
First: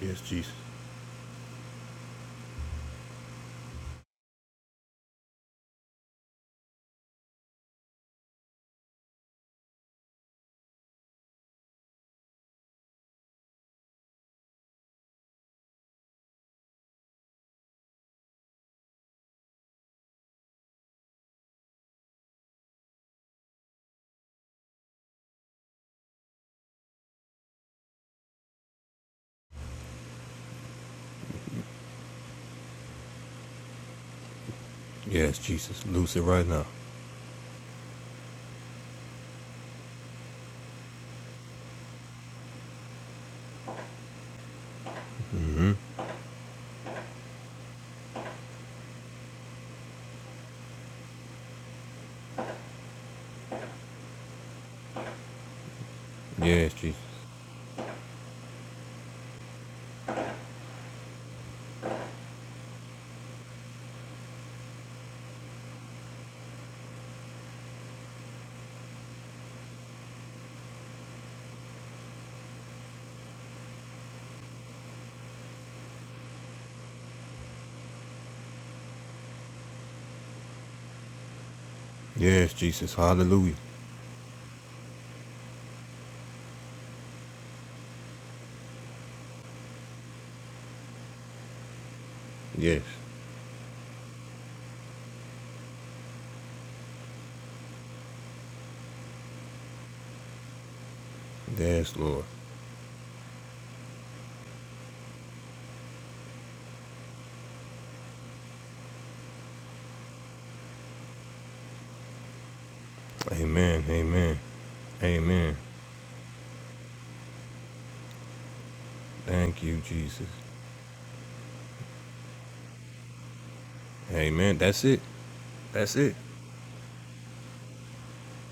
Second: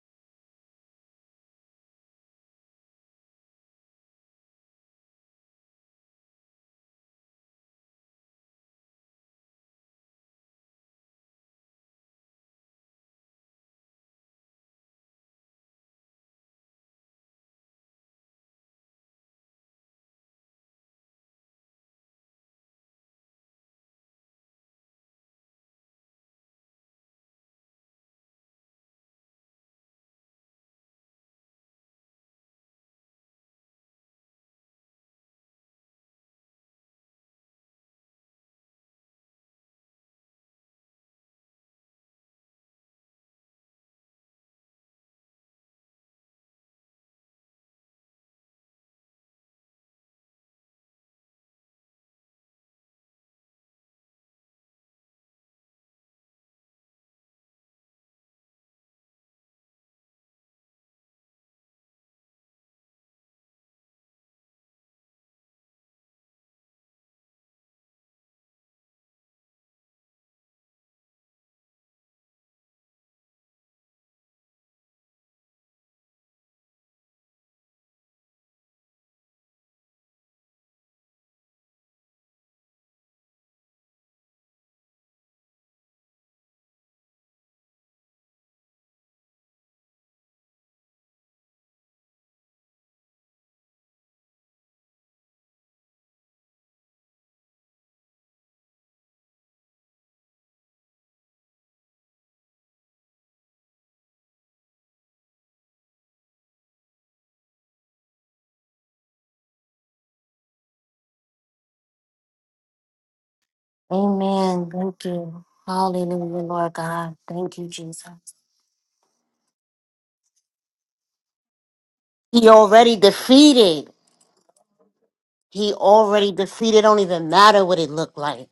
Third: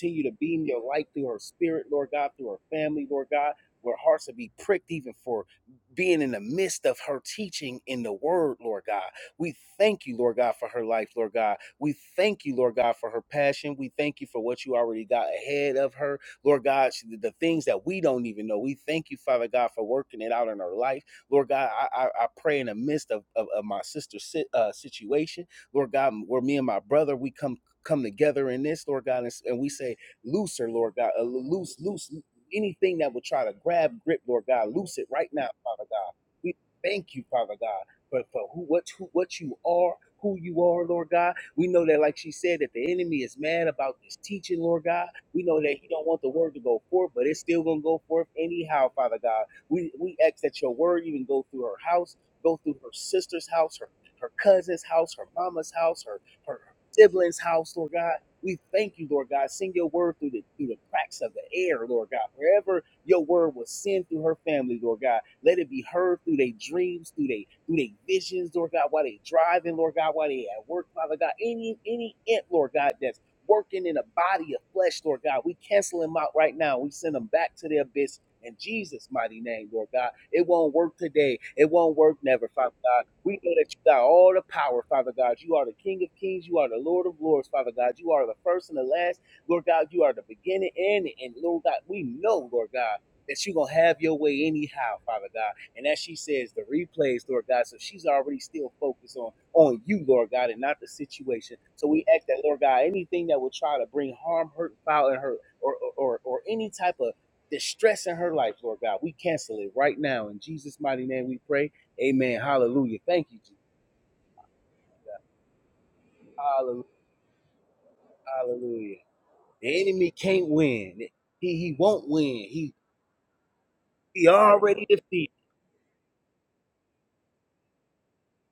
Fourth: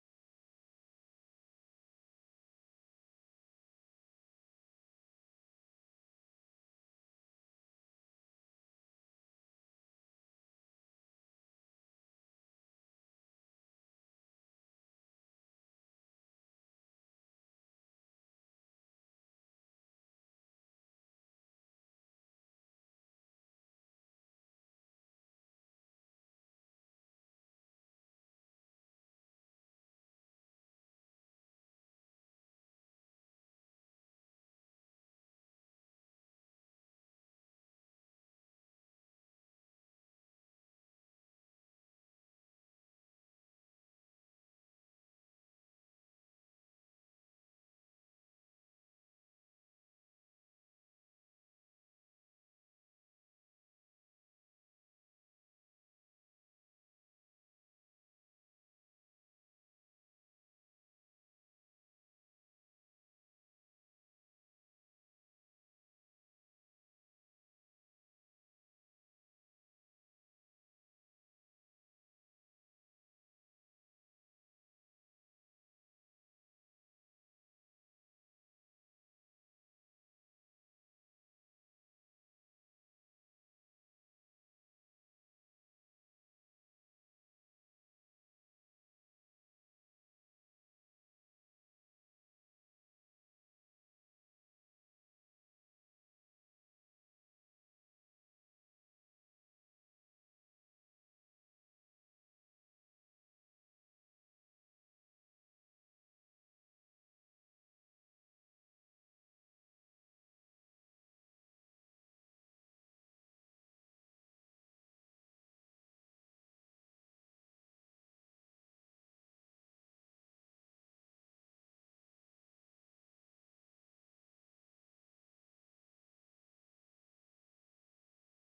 [SPEAKER 1] Yes,
[SPEAKER 2] to
[SPEAKER 1] Jesus.
[SPEAKER 2] beam your light through her spirit, Lord God, through her family, Lord God. Where hearts will be pricked, even for being in the midst of her teaching in the word, Lord God. We thank you, Lord God, for her life, Lord God. We thank you, Lord God, for her passion. We thank you for what you already got ahead of her, Lord God, she- the things that we don't even know. We thank you, Father God, for working it out in her life. Lord God, I, I, I pray in the midst of, of, of my sister's sit, uh, situation, Lord God, where me and my brother, we come come together in this, Lord God, and, s- and we say, looser, Lord God, uh, loose, loose, anything that would try to grab grip, Lord God, loose it right
[SPEAKER 1] Yes,
[SPEAKER 2] now, Father
[SPEAKER 1] Jesus.
[SPEAKER 2] God.
[SPEAKER 1] Loose it right
[SPEAKER 2] We
[SPEAKER 1] now.
[SPEAKER 2] thank you, Father God, for, for who, what, who, what you are who you are, Lord God. We know that, like she said, that the enemy is mad about this teaching, Lord God. We know that he don't want the word to go forth, but it's still gonna go forth anyhow, Father God. We we ask that your word even go through her house, go through her sister's house, her her cousin's house, her mama's house, her her
[SPEAKER 1] Yes, Jesus.
[SPEAKER 2] siblings' house, Lord God. We thank you, Lord God. Send your word through the through the cracks of the air, Lord God. Wherever your word will send through her family, Lord God. Let it be heard through their dreams, through their through their visions, Lord God, while they driving, Lord God, while they at work, Father God. Any any ant, Lord God, that's working in a body of flesh, Lord God. We cancel them out right now. We send them back to their abyss. In Jesus' mighty name, Lord God. It won't work today. It won't work never,
[SPEAKER 1] Yes,
[SPEAKER 2] Father
[SPEAKER 1] Jesus.
[SPEAKER 2] God. We know
[SPEAKER 1] Hallelujah.
[SPEAKER 2] that you got all the power, Father God. You are the King of Kings. You are the Lord of Lords, Father God. You are the first and the last. Lord God, you are the beginning and the end. Lord God, we know, Lord
[SPEAKER 1] Yes.
[SPEAKER 2] God, that you're going to have your way anyhow, Father God. And as she says, the replays, Lord God, so she's already still focused on, on you, Lord God, and not the situation. So
[SPEAKER 1] Yes,
[SPEAKER 2] we
[SPEAKER 1] Lord.
[SPEAKER 2] ask that, Lord God, anything that will try to bring harm, hurt, foul in her, or, or, or, or any type of distress in her life, Lord God, we cancel it right now. In Jesus' mighty name we pray. Amen. Hallelujah. Thank you, Jesus.
[SPEAKER 1] Amen. Amen.
[SPEAKER 3] Amen. Thank you.
[SPEAKER 1] Amen.
[SPEAKER 3] Hallelujah, Lord
[SPEAKER 2] Hallelujah.
[SPEAKER 3] God. Thank you, Jesus.
[SPEAKER 2] Hallelujah.
[SPEAKER 1] Thank you,
[SPEAKER 2] The enemy
[SPEAKER 1] Jesus.
[SPEAKER 2] can't win. He, he won't win.
[SPEAKER 3] He
[SPEAKER 2] He
[SPEAKER 3] already defeated.
[SPEAKER 2] He
[SPEAKER 1] Amen. That's
[SPEAKER 2] already
[SPEAKER 1] it.
[SPEAKER 2] defeated.
[SPEAKER 3] He
[SPEAKER 1] That's it.
[SPEAKER 3] already defeated. Don't even matter what it looked like.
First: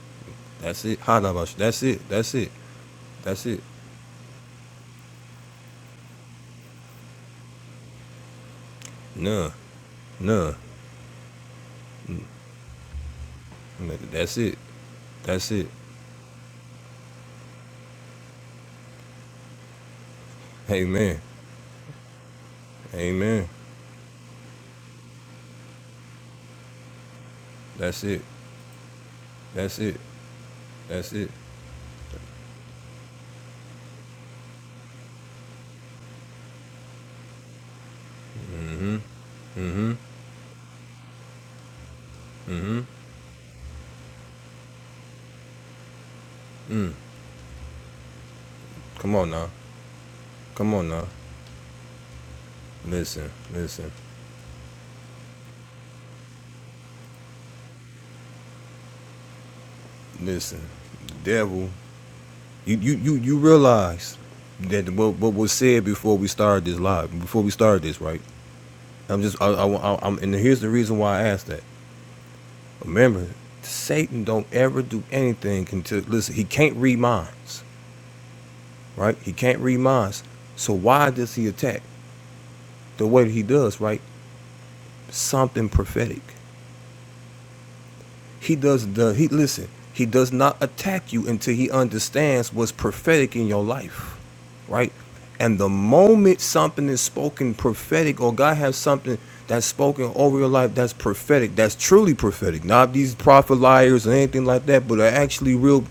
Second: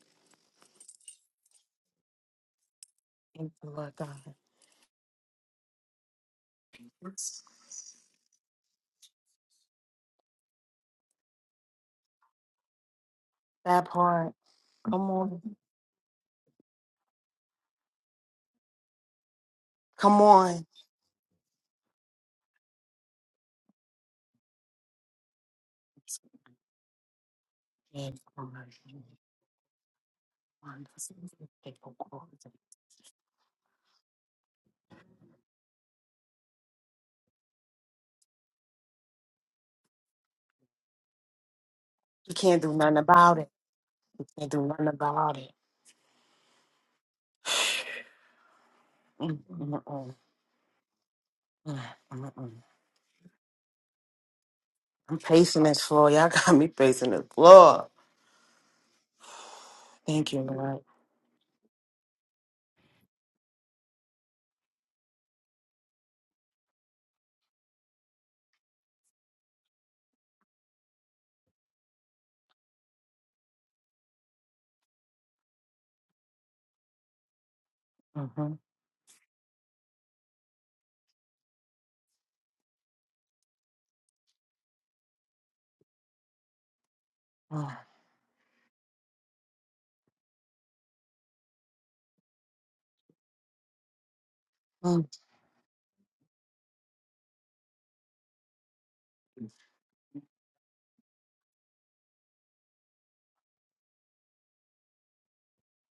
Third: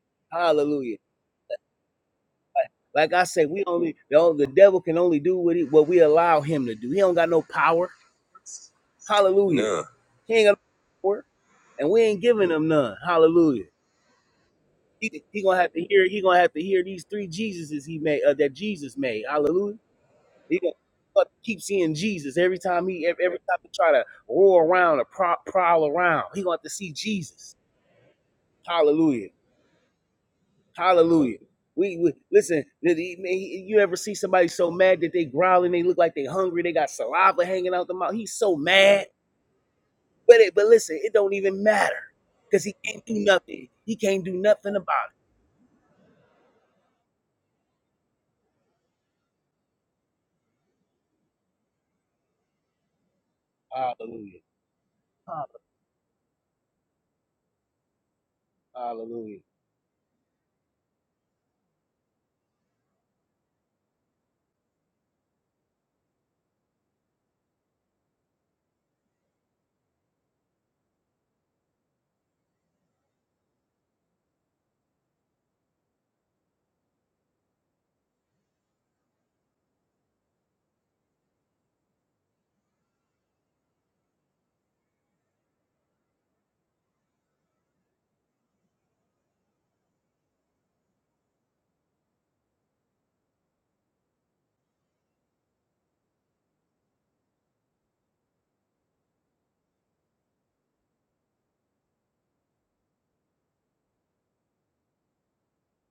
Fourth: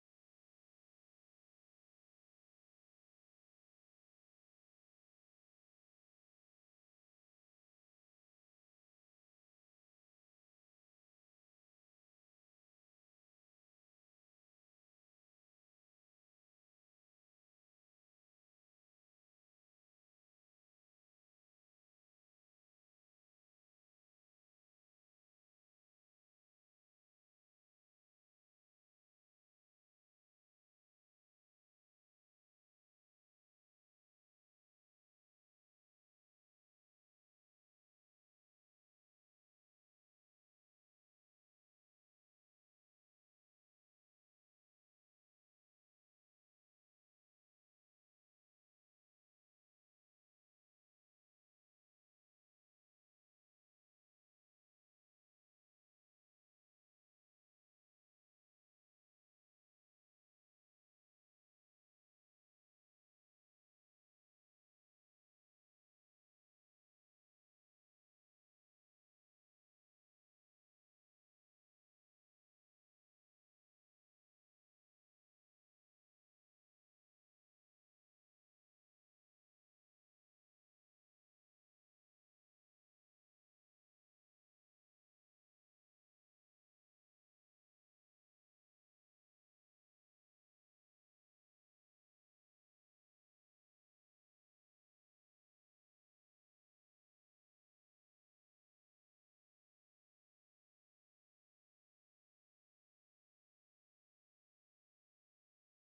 [SPEAKER 1] That's
[SPEAKER 2] Hallelujah.
[SPEAKER 1] it. Hadabash. That's it. That's it.
[SPEAKER 2] Like I
[SPEAKER 1] That's
[SPEAKER 2] said,
[SPEAKER 3] Thank
[SPEAKER 1] it.
[SPEAKER 2] we
[SPEAKER 3] you, Lord
[SPEAKER 2] only the,
[SPEAKER 3] God.
[SPEAKER 2] only- the devil can only do what he, what we allow him to do. He don't got no power.
[SPEAKER 1] Nah.
[SPEAKER 2] Hallelujah. He ain't
[SPEAKER 1] Nah.
[SPEAKER 2] got no power, and we ain't giving him none. Hallelujah.
[SPEAKER 3] That part.
[SPEAKER 1] That's it.
[SPEAKER 3] Come
[SPEAKER 2] He, he
[SPEAKER 1] That's
[SPEAKER 3] on.
[SPEAKER 2] gonna
[SPEAKER 1] it.
[SPEAKER 2] have to hear. He gonna have to hear these three Jesuses he made uh, that Jesus made. Hallelujah.
[SPEAKER 3] Come
[SPEAKER 2] He
[SPEAKER 3] on.
[SPEAKER 2] gonna
[SPEAKER 1] Amen.
[SPEAKER 2] fuck- keep seeing Jesus every time he every, every
[SPEAKER 1] Amen.
[SPEAKER 2] time he try to roar around or prow, prowl around. He gonna have to see Jesus.
[SPEAKER 1] That's
[SPEAKER 3] Yes,
[SPEAKER 1] it.
[SPEAKER 2] Hallelujah.
[SPEAKER 1] That's it. That's it.
[SPEAKER 2] Hallelujah.
[SPEAKER 3] you,
[SPEAKER 2] We, we listen. You ever see somebody so mad that they growling? They look like they hungry. They got saliva hanging out the mouth. He's so mad.
[SPEAKER 1] Mm-hmm.
[SPEAKER 2] But it, but listen, it don't even matter
[SPEAKER 3] can't
[SPEAKER 2] because
[SPEAKER 3] do
[SPEAKER 2] he
[SPEAKER 1] Mm-hmm.
[SPEAKER 3] nothing
[SPEAKER 2] can't do
[SPEAKER 3] about it.
[SPEAKER 2] nothing. He can't
[SPEAKER 3] You
[SPEAKER 2] do
[SPEAKER 3] Can't do
[SPEAKER 2] nothing
[SPEAKER 3] nothing
[SPEAKER 2] about
[SPEAKER 3] about it.
[SPEAKER 1] Come on
[SPEAKER 3] Mm,
[SPEAKER 1] now.
[SPEAKER 3] mm, mm, mm,
[SPEAKER 1] Come on now.
[SPEAKER 3] mm, mm. mm.
[SPEAKER 1] Listen. Listen.
[SPEAKER 2] it.
[SPEAKER 3] I'm
[SPEAKER 2] Hallelujah.
[SPEAKER 3] pacing this floor. Y'all got me pacing the floor.
[SPEAKER 2] Hallelujah.
[SPEAKER 3] Thank you,
[SPEAKER 1] Listen.
[SPEAKER 3] Lord.
[SPEAKER 1] The devil. You you you you realize that what what was said before we started this live, before we started this, right? I'm just I, I, I am and here's the reason why I asked that. Remember, Satan don't ever do anything until listen. He can't read minds,
[SPEAKER 3] Mm-hmm.
[SPEAKER 1] right? He can't read minds. So why does he attack the way that he does, right? Something prophetic.
[SPEAKER 3] Mm-hmm.
[SPEAKER 1] He does the he listen. He does not attack you until he understands what's prophetic in your life, right? And the moment something is spoken prophetic, or God has something that's spoken over your life that's prophetic, that's truly prophetic, not these prophet liars or anything like that, but are actually real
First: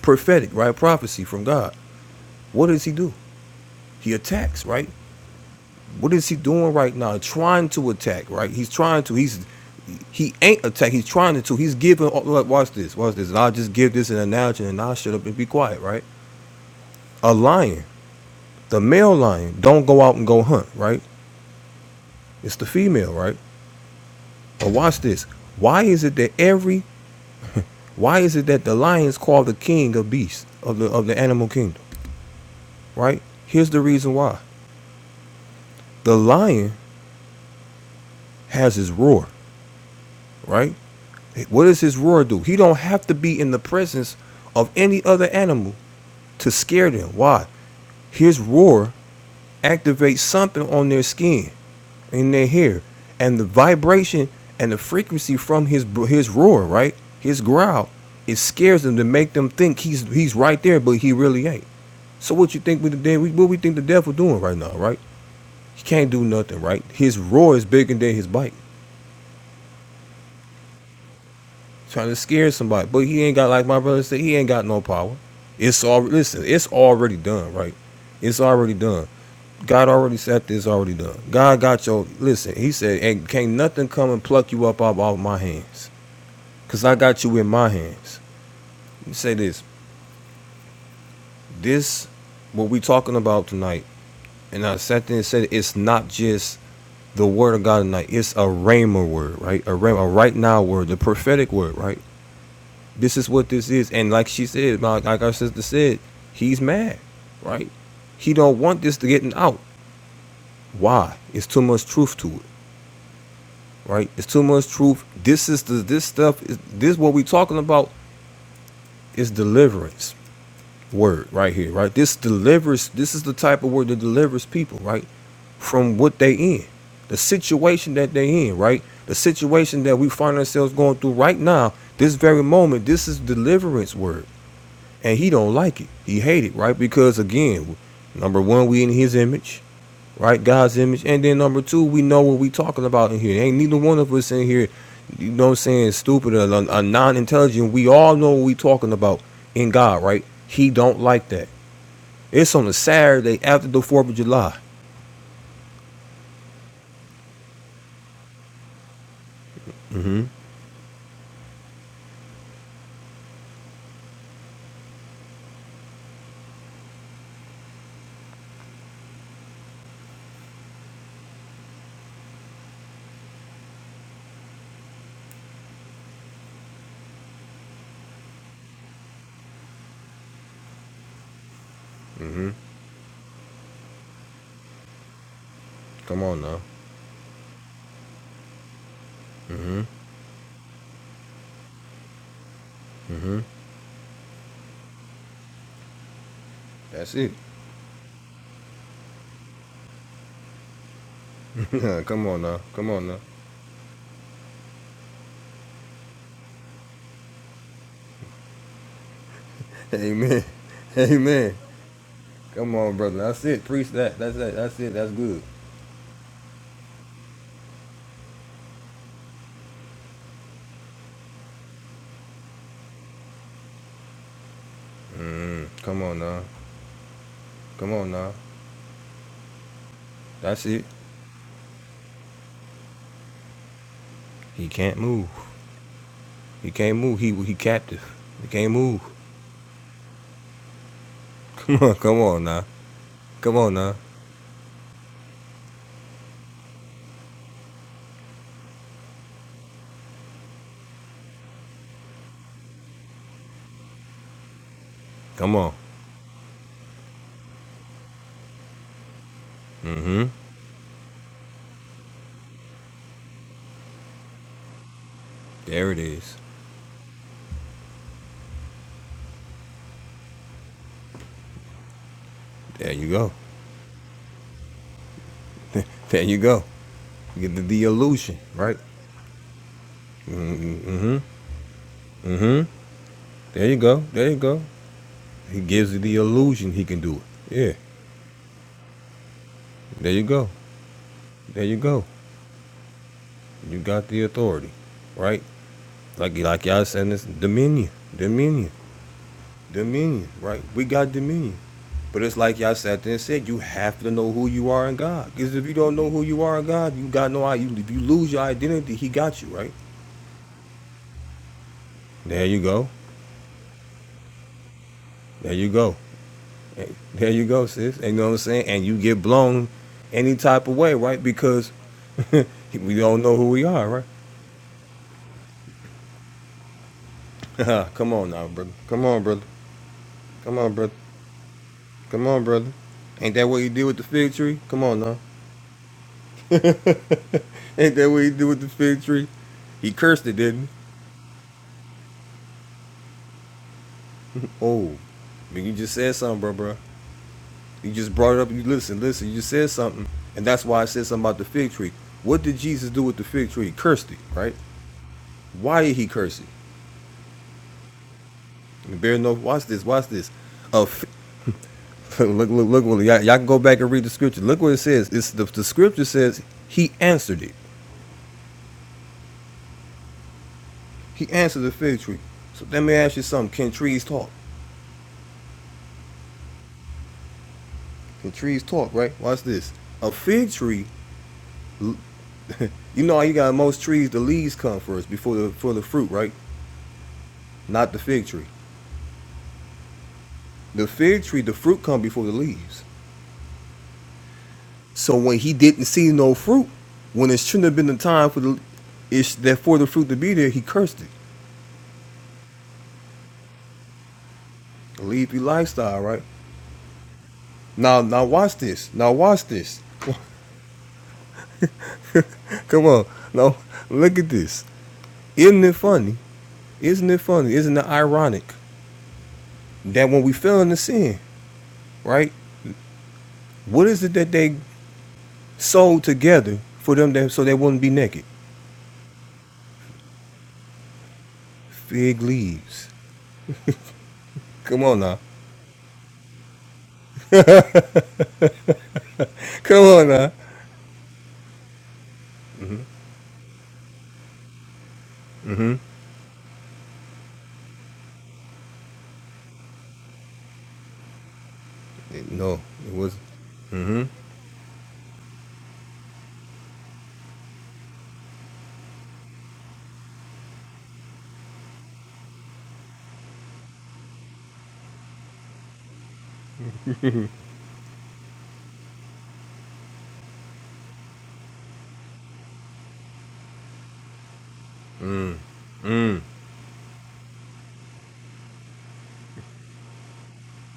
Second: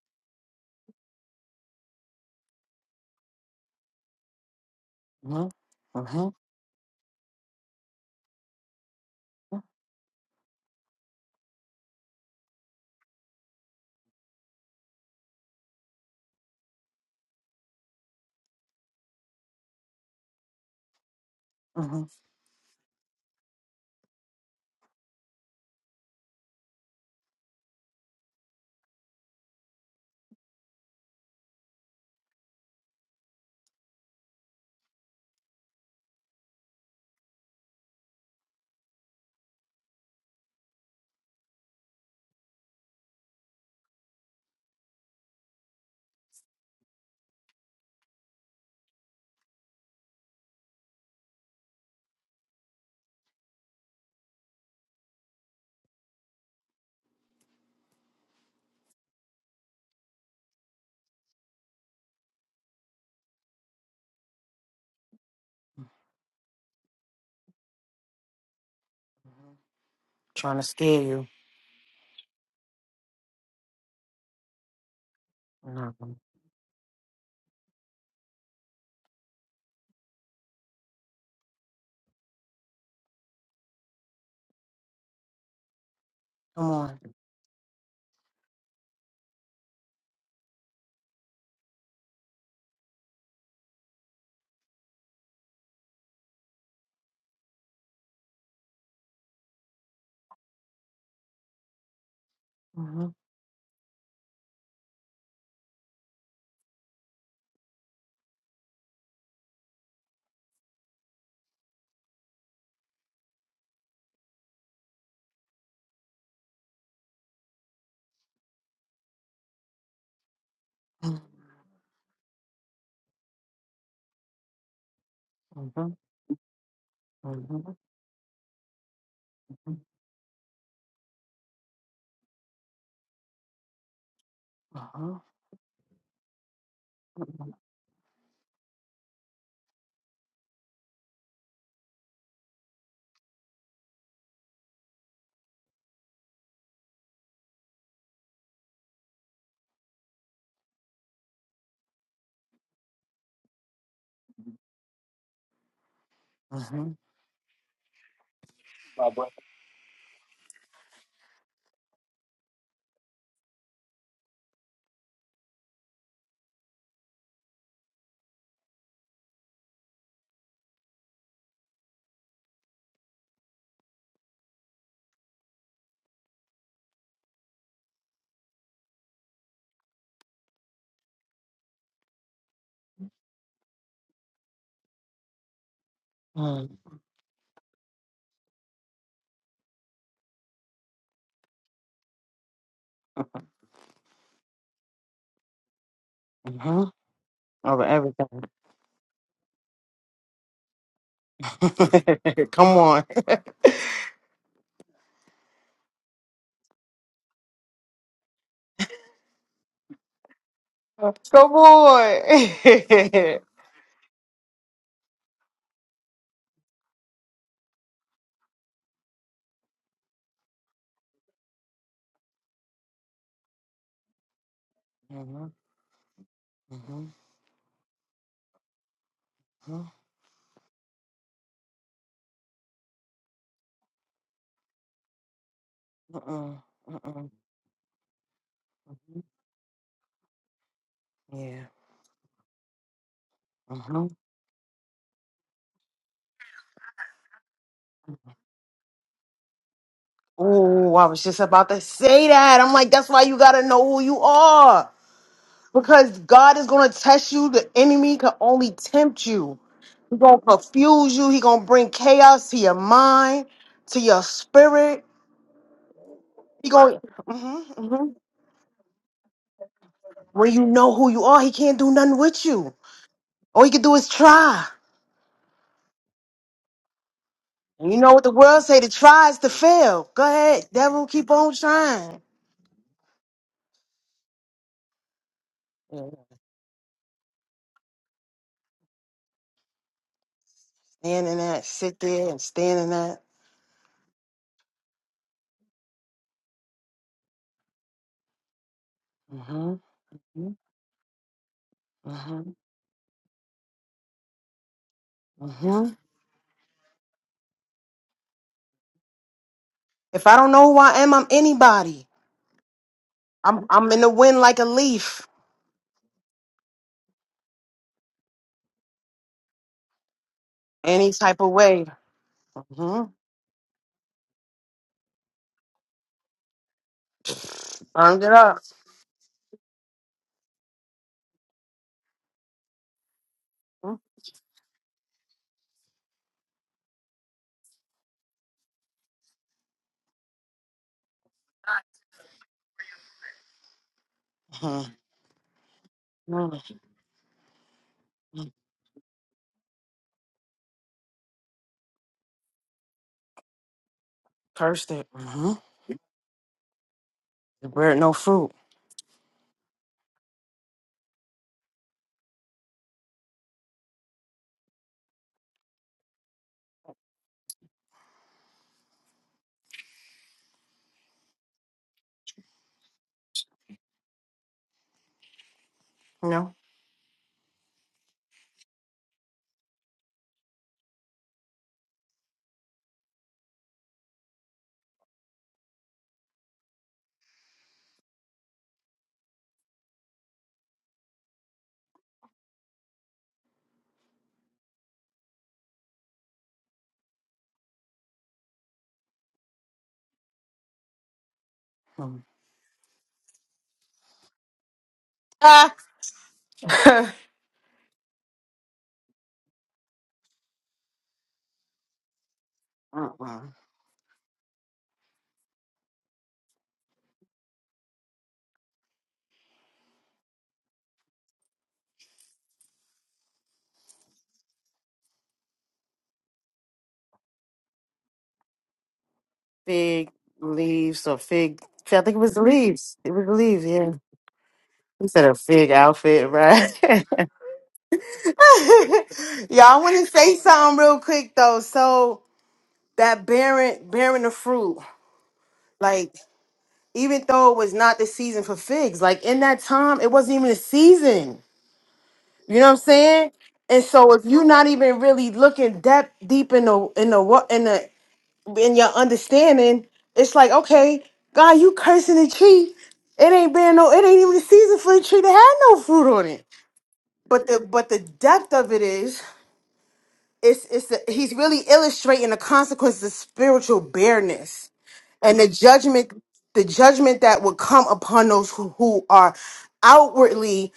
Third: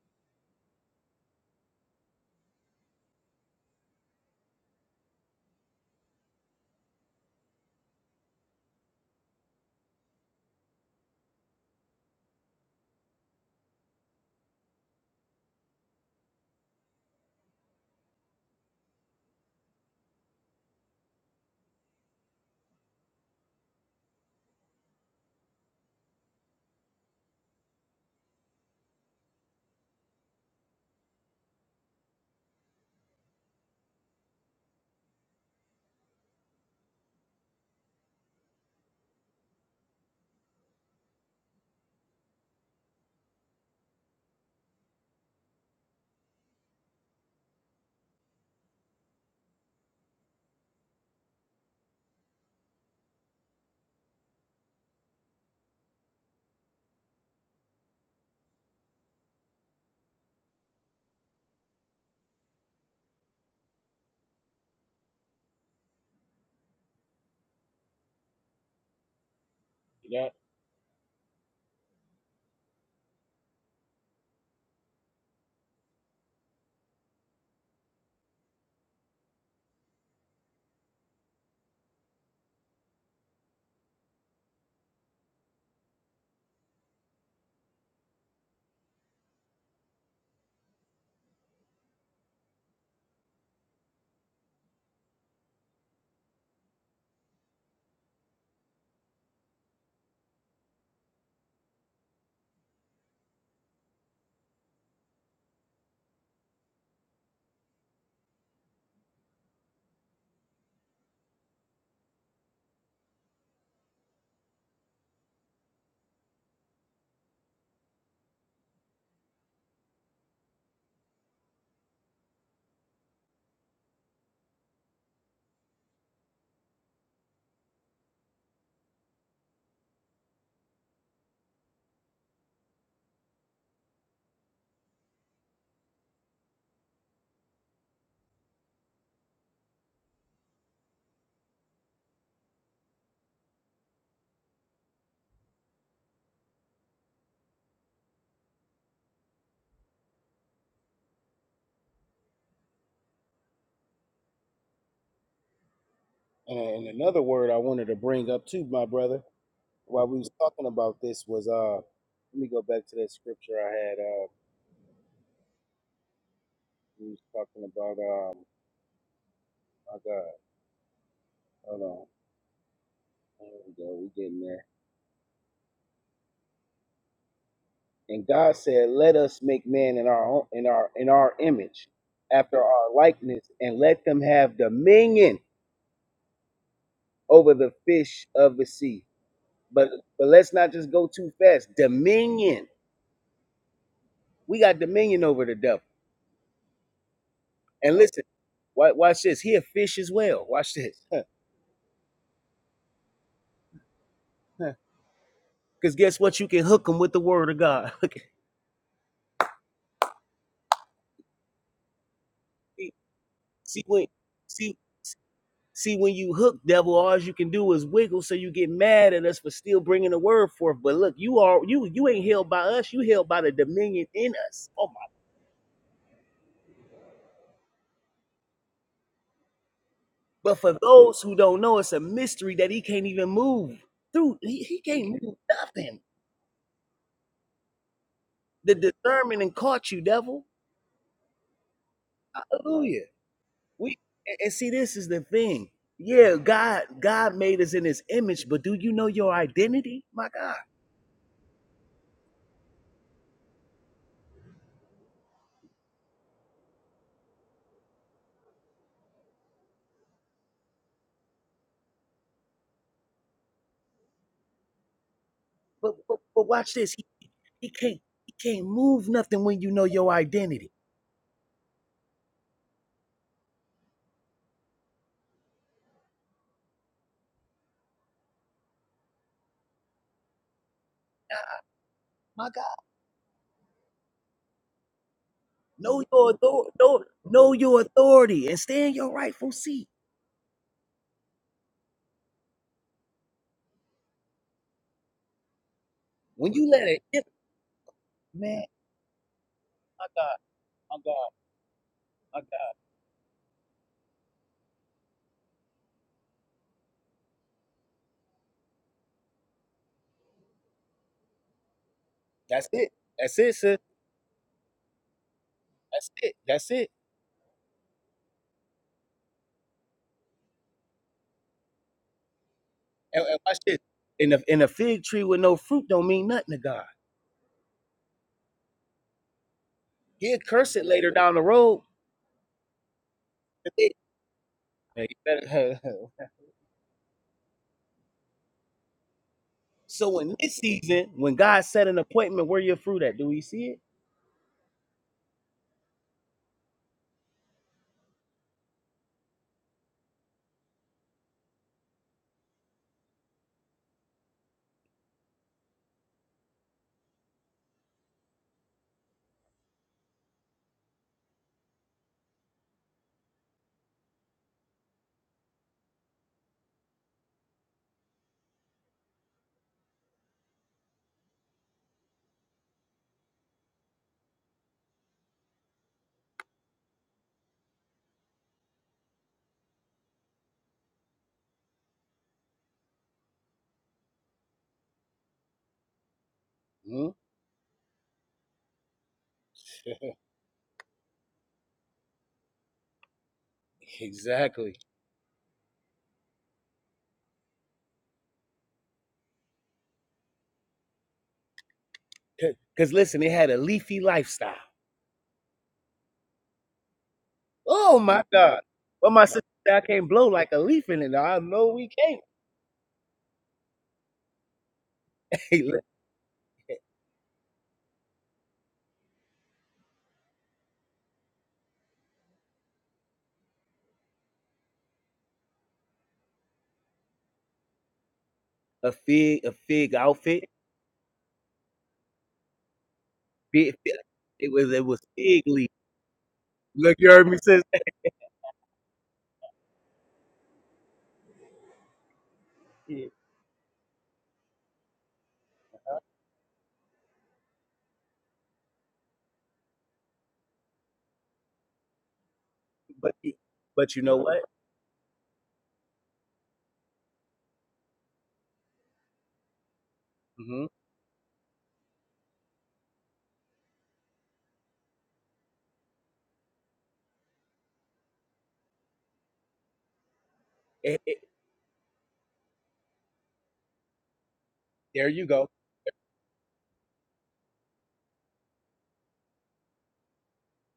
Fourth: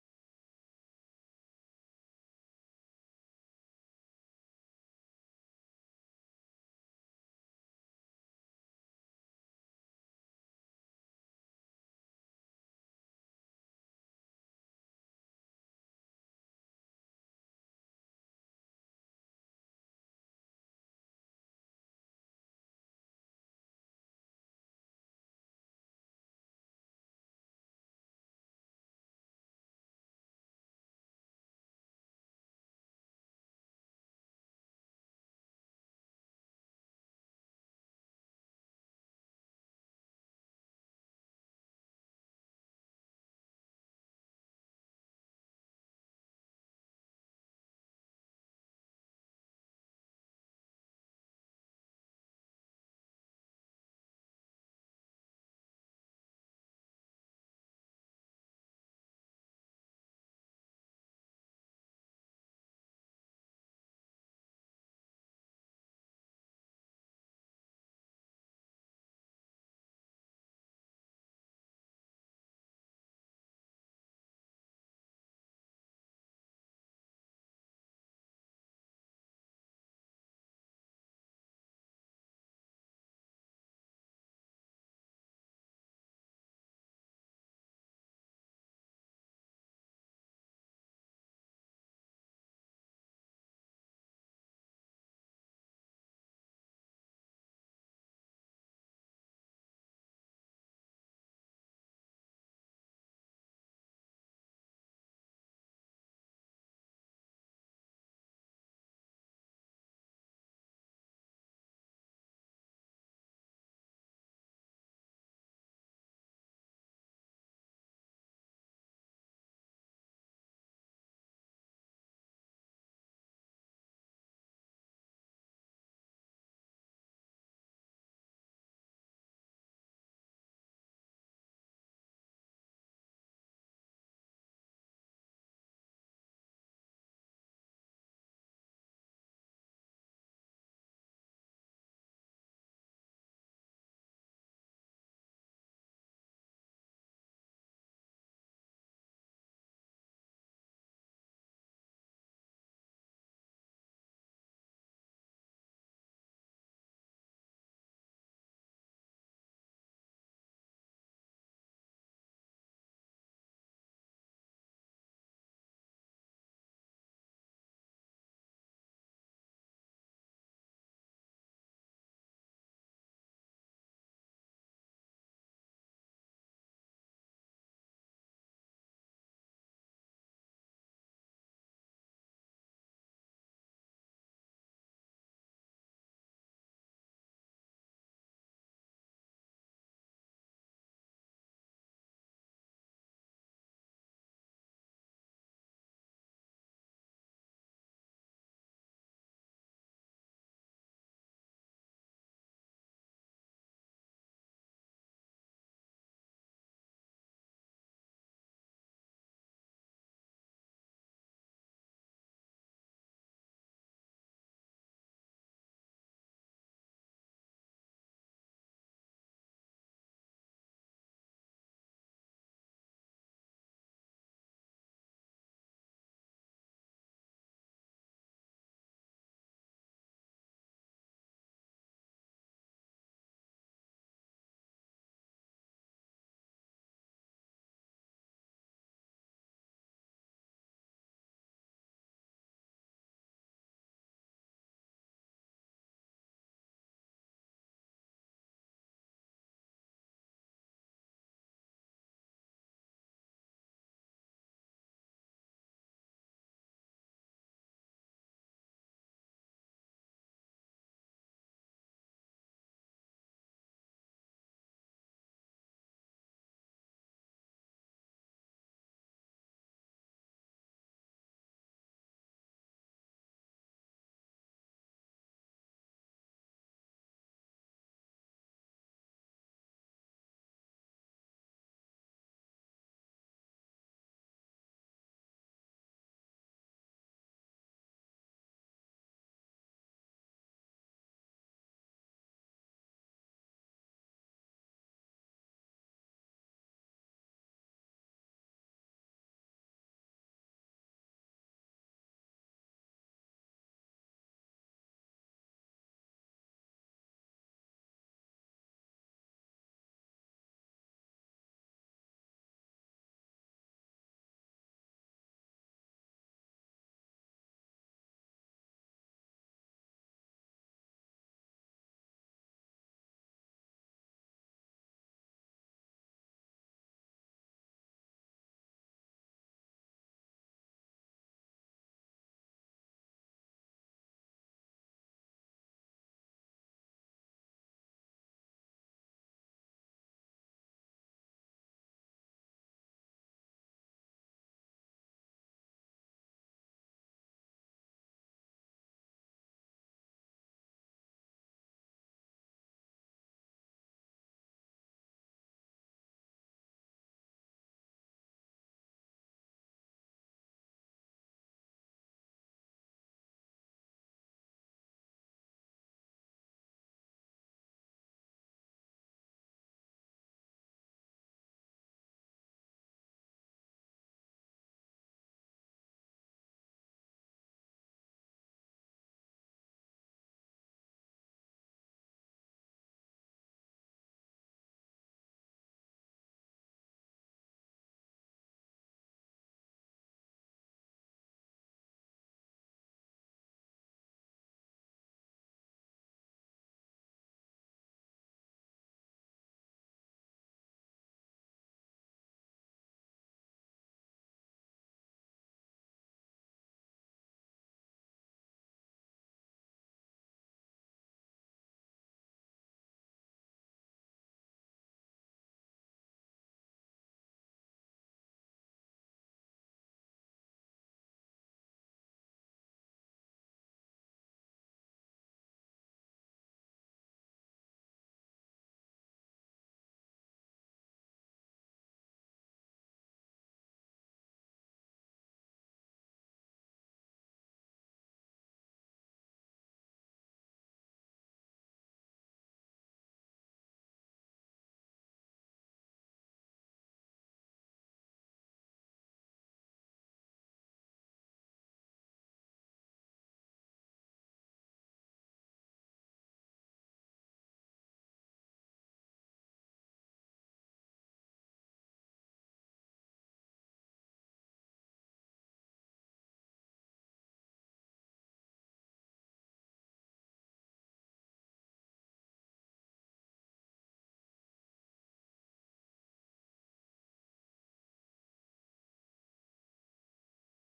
[SPEAKER 1] prophetic, right? Prophecy from God. What does he do? He attacks, right?
[SPEAKER 3] Mm-hmm.
[SPEAKER 1] What
[SPEAKER 3] Mm-hmm.
[SPEAKER 1] is he doing right now? Trying to attack, right? He's trying to. He's he ain't attack. He's trying to. He's giving. oh, Look, watch this. Watch this. And I'll just give this an analogy, and I'll shut up and be quiet, right? A lion, the male lion, don't go out and go hunt, right?
[SPEAKER 3] Mm-hmm.
[SPEAKER 1] It's the female, right? But watch this. Why is it that every? Why is it that the lions call the king of beasts of the of the animal kingdom, right? Here's the reason why. The lion has his roar, right? What does his roar do? He don't have to be in the presence of any other animal to scare them. Why? His roar activates something on their skin, in their hair, and the vibration and the frequency from his his roar, right? His growl, it scares them to make them think he's he's right there, but he really ain't. So what you think we the what we think the devil doing right now, right? He can't do nothing, right? His roar is bigger than his bite.
[SPEAKER 3] Trying to scare you.
[SPEAKER 1] trying to scare somebody. But he ain't got like my brother said. He ain't got no power. It's
[SPEAKER 3] Mhm.
[SPEAKER 1] all listen. It's already done, right? It's already done. God already said this. Already done. God got your listen. He said, "And can't nothing come and pluck you up out of my hands,
[SPEAKER 3] Come
[SPEAKER 1] cause I
[SPEAKER 3] on.
[SPEAKER 1] got you in my hands." Let me say this. This what we talking about tonight, and I sat there and said it's not just the word of God tonight. It's a rhema word, right? A rhema, a right now word, the prophetic word, right?
[SPEAKER 3] Mm-hmm.
[SPEAKER 1] This is what this is, and like she said, like our sister said, he's mad, right? He don't want this to getting out. Why? It's too much truth to it, right? It's too much truth. This is the this stuff. Is, this what we talking about is deliverance word right here, right? This delivers. This is the type of word that delivers people, right,
[SPEAKER 3] Mm-hmm.
[SPEAKER 1] from what they in, the
[SPEAKER 3] Mm-hmm.
[SPEAKER 1] situation that they in, right? The situation that we find ourselves going through right now, this very moment. This is deliverance word and
[SPEAKER 3] Uh-huh.
[SPEAKER 1] he don't like it. He hate it, right? Because again, number one, we in his image, right? God's image, and then number two, we know what we talking about in here. Ain't neither one of us in here, you know, what I'm saying stupid or, or non-intelligent. We all know what we talking about in God, right? He don't like that. It's on a Saturday after the Fourth of July.
[SPEAKER 2] And, and
[SPEAKER 3] Mm-hmm.
[SPEAKER 2] another word I wanted to bring up too, my brother, while we
[SPEAKER 1] Mm-hmm.
[SPEAKER 2] was talking about this was uh, let me go back to that scripture I had. Uh, we was talking about um, my God, hold on, there we go, we getting there. And God said, "Let us make man in our own, in our in our image,
[SPEAKER 1] Mm-hmm.
[SPEAKER 2] after our likeness, and let them have dominion
[SPEAKER 1] Come on now.
[SPEAKER 3] Mm-hmm.
[SPEAKER 2] over the fish of the sea."
[SPEAKER 1] Mm-hmm.
[SPEAKER 2] But but let's not just go too fast. Dominion.
[SPEAKER 1] Mm-hmm.
[SPEAKER 2] We got dominion over the devil.
[SPEAKER 3] Mm-hmm.
[SPEAKER 1] That's it.
[SPEAKER 3] Over
[SPEAKER 2] And listen,
[SPEAKER 3] everything.
[SPEAKER 2] wa- watch this. He a fish as well. Watch this.
[SPEAKER 1] Come on now.
[SPEAKER 3] Come
[SPEAKER 1] Come on now.
[SPEAKER 3] on.
[SPEAKER 2] Because guess what? You can hook him with the word of God. Look at-
[SPEAKER 1] Amen.
[SPEAKER 3] Come
[SPEAKER 1] Amen.
[SPEAKER 3] on.
[SPEAKER 1] Come
[SPEAKER 2] see
[SPEAKER 1] on, brother. That's it.
[SPEAKER 2] see
[SPEAKER 1] Preach
[SPEAKER 2] when
[SPEAKER 1] that. That's it.
[SPEAKER 2] see
[SPEAKER 1] That's it. That's good.
[SPEAKER 2] See, when you hook devil, all you can do is wiggle, so you get mad at us for still bringing the word forth. But look, you are you you ain't held by us; you held by the dominion in us. Oh my!
[SPEAKER 3] Mhm,
[SPEAKER 1] Mm, come on now.
[SPEAKER 3] mhm,
[SPEAKER 1] Come on now.
[SPEAKER 3] mhm,
[SPEAKER 2] But
[SPEAKER 1] That's
[SPEAKER 2] for
[SPEAKER 1] it.
[SPEAKER 2] those who don't know, it's a mystery that he can't even move through. He,
[SPEAKER 1] He
[SPEAKER 2] he
[SPEAKER 1] can't
[SPEAKER 2] can't
[SPEAKER 1] move.
[SPEAKER 2] move nothing.
[SPEAKER 3] mhm,
[SPEAKER 1] He can't
[SPEAKER 3] mhm,
[SPEAKER 1] move. He he captive. He can't
[SPEAKER 2] The
[SPEAKER 3] mhm.
[SPEAKER 1] move.
[SPEAKER 2] discernment and caught you, devil.
[SPEAKER 3] Yeah.
[SPEAKER 1] Come on, come on now.
[SPEAKER 2] Hallelujah.
[SPEAKER 1] Come on now.
[SPEAKER 2] We
[SPEAKER 3] hmm
[SPEAKER 2] and and see, this is the thing. Yeah, God God made us in His image, but do you know your identity? My God.
[SPEAKER 3] Oh, I was just about to say that. I'm like, that's why you gotta know who you are.
[SPEAKER 1] Come on.
[SPEAKER 3] Because God is gonna test you. The enemy can only tempt you. He
[SPEAKER 1] Mm-hmm.
[SPEAKER 3] gonna confuse you. He gonna bring chaos to your mind, to your spirit.
[SPEAKER 1] There
[SPEAKER 2] But
[SPEAKER 1] it
[SPEAKER 2] but,
[SPEAKER 1] is.
[SPEAKER 2] but
[SPEAKER 3] He
[SPEAKER 2] watch this.
[SPEAKER 3] gonna
[SPEAKER 2] He
[SPEAKER 3] hmm
[SPEAKER 2] It can't
[SPEAKER 3] hmm
[SPEAKER 2] it can't move nothing when you know your
[SPEAKER 3] when you
[SPEAKER 2] identity.
[SPEAKER 3] know who you are, he can't do nothing with you.
[SPEAKER 1] There you go.
[SPEAKER 3] All he can do is try.
[SPEAKER 1] There you go. You get the, the
[SPEAKER 3] You know what the
[SPEAKER 1] illusion,
[SPEAKER 3] world
[SPEAKER 1] right?
[SPEAKER 3] say? The tries to fail. Go ahead, devil.
[SPEAKER 1] Mm-hmm.
[SPEAKER 3] Keep on trying.
[SPEAKER 2] My
[SPEAKER 1] Mm-hmm.
[SPEAKER 2] God.
[SPEAKER 1] There you go. There you go. He gives you
[SPEAKER 2] Know
[SPEAKER 3] Yeah,
[SPEAKER 1] the
[SPEAKER 2] your authority.
[SPEAKER 1] illusion he can
[SPEAKER 2] Know,
[SPEAKER 1] do
[SPEAKER 2] know
[SPEAKER 1] it. Yeah.
[SPEAKER 2] your authority and stay in your rightful seat.
[SPEAKER 1] There you go.
[SPEAKER 3] Stand in that.
[SPEAKER 1] There you
[SPEAKER 3] Sit
[SPEAKER 1] go.
[SPEAKER 3] there and stand in that.
[SPEAKER 1] You got the authority, right? Like
[SPEAKER 2] When
[SPEAKER 1] like
[SPEAKER 2] you
[SPEAKER 1] y'all
[SPEAKER 2] let it
[SPEAKER 1] saying
[SPEAKER 2] in,
[SPEAKER 1] this dominion.
[SPEAKER 2] man,
[SPEAKER 1] Dominion.
[SPEAKER 3] hmm
[SPEAKER 2] my
[SPEAKER 1] Dominion.
[SPEAKER 2] God,
[SPEAKER 1] Right? We
[SPEAKER 2] my
[SPEAKER 1] got
[SPEAKER 2] God,
[SPEAKER 1] dominion. But it's
[SPEAKER 2] my
[SPEAKER 3] hmm
[SPEAKER 2] God.
[SPEAKER 1] like y'all sat there and said, you have to know who you are in God. Because if you
[SPEAKER 3] hmm
[SPEAKER 1] don't know who you are in God, you got no idea. If you lose your identity, He got you, right?
[SPEAKER 3] If I don't know who I am, I'm anybody.
[SPEAKER 1] There you
[SPEAKER 2] That's
[SPEAKER 1] go.
[SPEAKER 2] it. That's it,
[SPEAKER 3] I'm
[SPEAKER 2] sis.
[SPEAKER 3] I'm in the wind like a leaf,
[SPEAKER 1] There you go.
[SPEAKER 2] That's it. That's it.
[SPEAKER 1] There you go, sis. And you know what I'm saying? And you get blown any type of way,
[SPEAKER 3] any
[SPEAKER 1] right?
[SPEAKER 3] type of
[SPEAKER 1] Because
[SPEAKER 3] way.
[SPEAKER 1] we
[SPEAKER 3] hmm
[SPEAKER 1] don't
[SPEAKER 2] And,
[SPEAKER 1] know
[SPEAKER 2] and
[SPEAKER 1] who
[SPEAKER 2] watch
[SPEAKER 1] we
[SPEAKER 2] this.
[SPEAKER 1] are,
[SPEAKER 2] In the in a fig tree with no fruit don't mean nothing to God.
[SPEAKER 1] right? Come
[SPEAKER 3] Burned
[SPEAKER 1] on
[SPEAKER 3] it
[SPEAKER 1] now,
[SPEAKER 3] up.
[SPEAKER 1] brother. Come on, brother.
[SPEAKER 2] He'll
[SPEAKER 1] Come on,
[SPEAKER 2] curse it
[SPEAKER 1] brother.
[SPEAKER 2] later down the road.
[SPEAKER 1] Come on, brother. Ain't that what you did
[SPEAKER 3] hmm
[SPEAKER 1] with the fig tree? Come on
[SPEAKER 2] Man, you
[SPEAKER 1] now.
[SPEAKER 2] better-
[SPEAKER 1] Ain't that what you did with the fig tree? He
[SPEAKER 2] so
[SPEAKER 1] cursed
[SPEAKER 2] in
[SPEAKER 1] it,
[SPEAKER 2] this
[SPEAKER 1] didn't
[SPEAKER 2] season, when God set an appointment, where your fruit at? Do we see it?
[SPEAKER 1] he?
[SPEAKER 3] hmm
[SPEAKER 1] Oh, man, you just said something, bro, bro. You just brought it up. You listen, listen. You just said something, and that's why I said something about the fig tree. What did Jesus do with the fig tree? He cursed it, right?
[SPEAKER 3] Cursed it. hmm
[SPEAKER 1] Why did he curse it?
[SPEAKER 3] The bread no fruit.
[SPEAKER 1] And bear no. Watch this. Watch this. A look, look, look. Y'all, y'all can go back and read the scripture. Look what it says. It's the, the scripture says he answered it. He answered the fig tree. So let me ask you something. Can trees talk?
[SPEAKER 3] No
[SPEAKER 1] Can trees talk? Right? Watch this. A fig tree. You know how you got most trees. The leaves come first before the for the fruit, right?
[SPEAKER 2] Mhm.
[SPEAKER 1] Not the fig tree. The fig tree, the fruit come before the leaves.
[SPEAKER 2] Exactly.
[SPEAKER 1] So when he didn't see no fruit, when it shouldn't have been the time for the it's that for the fruit to be there, he cursed it.
[SPEAKER 3] Mhm.
[SPEAKER 2] Because listen, it had a leafy lifestyle.
[SPEAKER 1] The leafy
[SPEAKER 3] Ah.
[SPEAKER 1] lifestyle, right?
[SPEAKER 2] Oh
[SPEAKER 1] Now
[SPEAKER 2] my
[SPEAKER 1] now watch
[SPEAKER 2] God.
[SPEAKER 1] this.
[SPEAKER 2] Well,
[SPEAKER 1] Now
[SPEAKER 2] my sister
[SPEAKER 1] watch
[SPEAKER 2] said, I
[SPEAKER 1] this.
[SPEAKER 2] can't blow like a leaf in it. I know we can't.
[SPEAKER 1] Come on.
[SPEAKER 3] uh-uh.
[SPEAKER 1] Now look at this.
[SPEAKER 2] Hey,
[SPEAKER 1] Isn't it
[SPEAKER 2] look,
[SPEAKER 1] funny? Isn't it funny? Isn't it ironic that when we fell into sin, right? What is it that they sewed together for them that, so they wouldn't be naked?
[SPEAKER 2] a fig, a fig
[SPEAKER 3] Fig
[SPEAKER 2] outfit.
[SPEAKER 3] leaves or fig. I think it
[SPEAKER 1] Fig
[SPEAKER 3] was the
[SPEAKER 1] leaves.
[SPEAKER 3] leaves. It was the leaves.
[SPEAKER 2] Big,
[SPEAKER 3] Yeah.
[SPEAKER 2] fig- it was
[SPEAKER 1] Come
[SPEAKER 2] it was
[SPEAKER 1] on
[SPEAKER 3] You
[SPEAKER 1] now.
[SPEAKER 3] said a
[SPEAKER 2] fig leaf.
[SPEAKER 3] fig outfit, right?
[SPEAKER 2] Look,
[SPEAKER 3] Y'all,
[SPEAKER 2] you heard me sis.
[SPEAKER 3] I
[SPEAKER 1] Come
[SPEAKER 3] want
[SPEAKER 1] on
[SPEAKER 3] to
[SPEAKER 1] now.
[SPEAKER 3] say something real quick though. So
[SPEAKER 2] Yeah,
[SPEAKER 3] that bearing bearing the fruit, like even though it was not the season for figs, like in that time it wasn't even a season. You
[SPEAKER 1] No,
[SPEAKER 3] know what I'm
[SPEAKER 1] it
[SPEAKER 2] But
[SPEAKER 1] was.
[SPEAKER 3] saying? And
[SPEAKER 2] but you
[SPEAKER 3] so
[SPEAKER 2] know
[SPEAKER 3] if
[SPEAKER 2] what?
[SPEAKER 3] you're not even really looking depth deep in the in the what in the in your understanding, it's like
[SPEAKER 2] hmm
[SPEAKER 3] okay, God, you cursing the tree. It ain't been no. It ain't even a season for the tree to have no fruit on it. But the but the depth of it is. it's it's a, he's
[SPEAKER 2] there
[SPEAKER 3] really illustrating the consequences of spiritual bareness
[SPEAKER 2] you
[SPEAKER 3] and
[SPEAKER 2] go.
[SPEAKER 3] the judgment the judgment that would come upon those who, who are outwardly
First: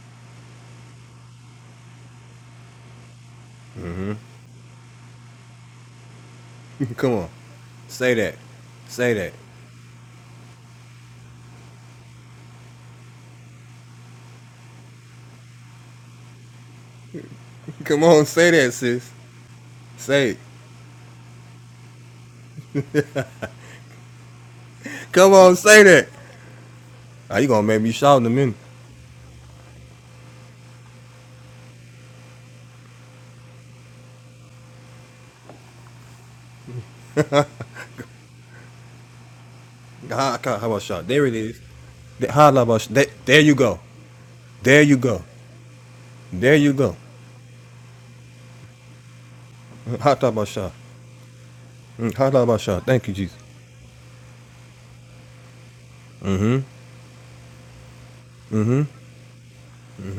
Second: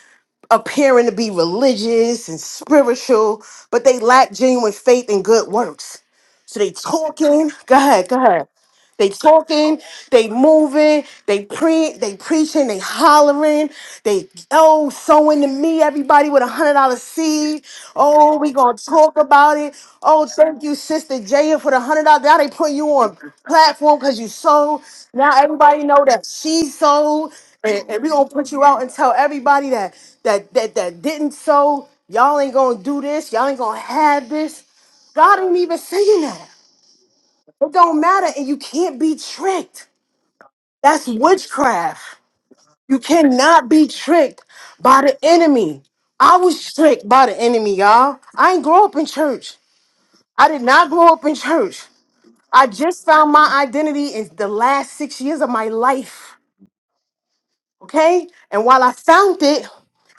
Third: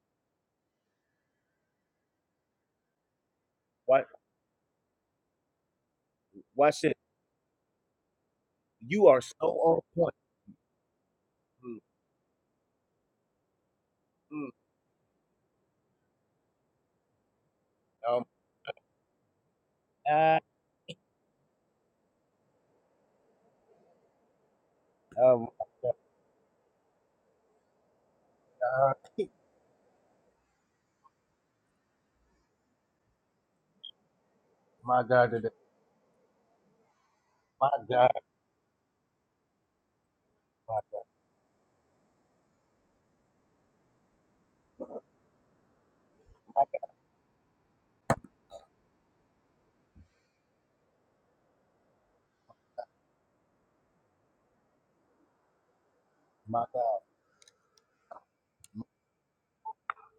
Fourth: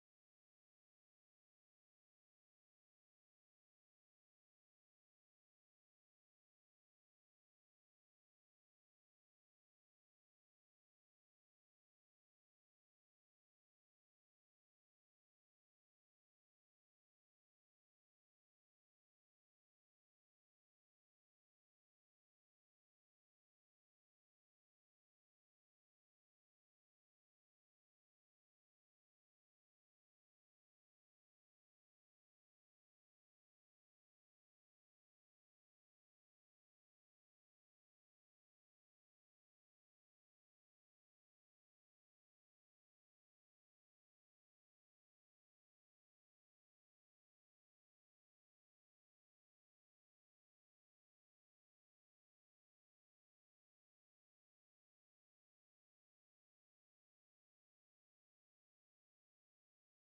[SPEAKER 3] appearing to be religious and spiritual but they
[SPEAKER 2] Watch
[SPEAKER 3] lack genuine faith and good works so they
[SPEAKER 2] watch this.
[SPEAKER 1] Come on.
[SPEAKER 3] talking go ahead
[SPEAKER 1] Say
[SPEAKER 3] go
[SPEAKER 1] that.
[SPEAKER 3] ahead
[SPEAKER 2] You
[SPEAKER 3] they
[SPEAKER 1] Say
[SPEAKER 2] are so
[SPEAKER 1] that.
[SPEAKER 3] talking,
[SPEAKER 2] on point.
[SPEAKER 3] they moving, they
[SPEAKER 2] Mm,
[SPEAKER 3] pre, they preaching, they hollering, they
[SPEAKER 2] mm,
[SPEAKER 3] oh sowing to me everybody with a hundred dollar seed.
[SPEAKER 1] Come
[SPEAKER 2] um,
[SPEAKER 1] on,
[SPEAKER 3] Oh, we
[SPEAKER 1] say that,
[SPEAKER 3] gonna
[SPEAKER 1] sis.
[SPEAKER 3] talk about it. Oh,
[SPEAKER 1] Say it.
[SPEAKER 2] ah,
[SPEAKER 3] thank you, sister Jaya, for the hundred dollars. Now they put you on platform because you sold. Now
[SPEAKER 1] Come
[SPEAKER 2] um,
[SPEAKER 1] on, say
[SPEAKER 3] everybody know
[SPEAKER 1] that.
[SPEAKER 3] that she sold,
[SPEAKER 1] Are oh, you gonna make
[SPEAKER 3] and,
[SPEAKER 1] me
[SPEAKER 3] and we
[SPEAKER 1] shout in
[SPEAKER 3] gonna
[SPEAKER 1] a
[SPEAKER 3] put
[SPEAKER 1] minute?
[SPEAKER 3] you out and tell everybody that that that that didn't sow. Y'all ain't gonna do this. Y'all ain't gonna have this. God ain't even saying that. It don't matter, and you can't be tricked.
[SPEAKER 1] How, how about
[SPEAKER 3] That's
[SPEAKER 1] shout? There it is.
[SPEAKER 3] witchcraft.
[SPEAKER 1] How about shout?
[SPEAKER 3] You
[SPEAKER 1] There you
[SPEAKER 3] cannot
[SPEAKER 1] go.
[SPEAKER 3] be tricked
[SPEAKER 1] There you
[SPEAKER 3] by the
[SPEAKER 1] go.
[SPEAKER 3] enemy. I
[SPEAKER 1] There you
[SPEAKER 3] was
[SPEAKER 1] go.
[SPEAKER 3] tricked by the enemy, y'all. I ain't grow up in church.
[SPEAKER 1] Mm, How about
[SPEAKER 3] I did
[SPEAKER 1] shout?
[SPEAKER 3] not grow up in church.
[SPEAKER 1] Mm, How about
[SPEAKER 3] I
[SPEAKER 1] shout?
[SPEAKER 3] just
[SPEAKER 1] Thank you,
[SPEAKER 3] found
[SPEAKER 1] Jesus.
[SPEAKER 3] my identity in the last six years of my life.
[SPEAKER 1] Mm-hmm.
[SPEAKER 3] Okay? And while
[SPEAKER 1] Mm-hmm.
[SPEAKER 3] I found it,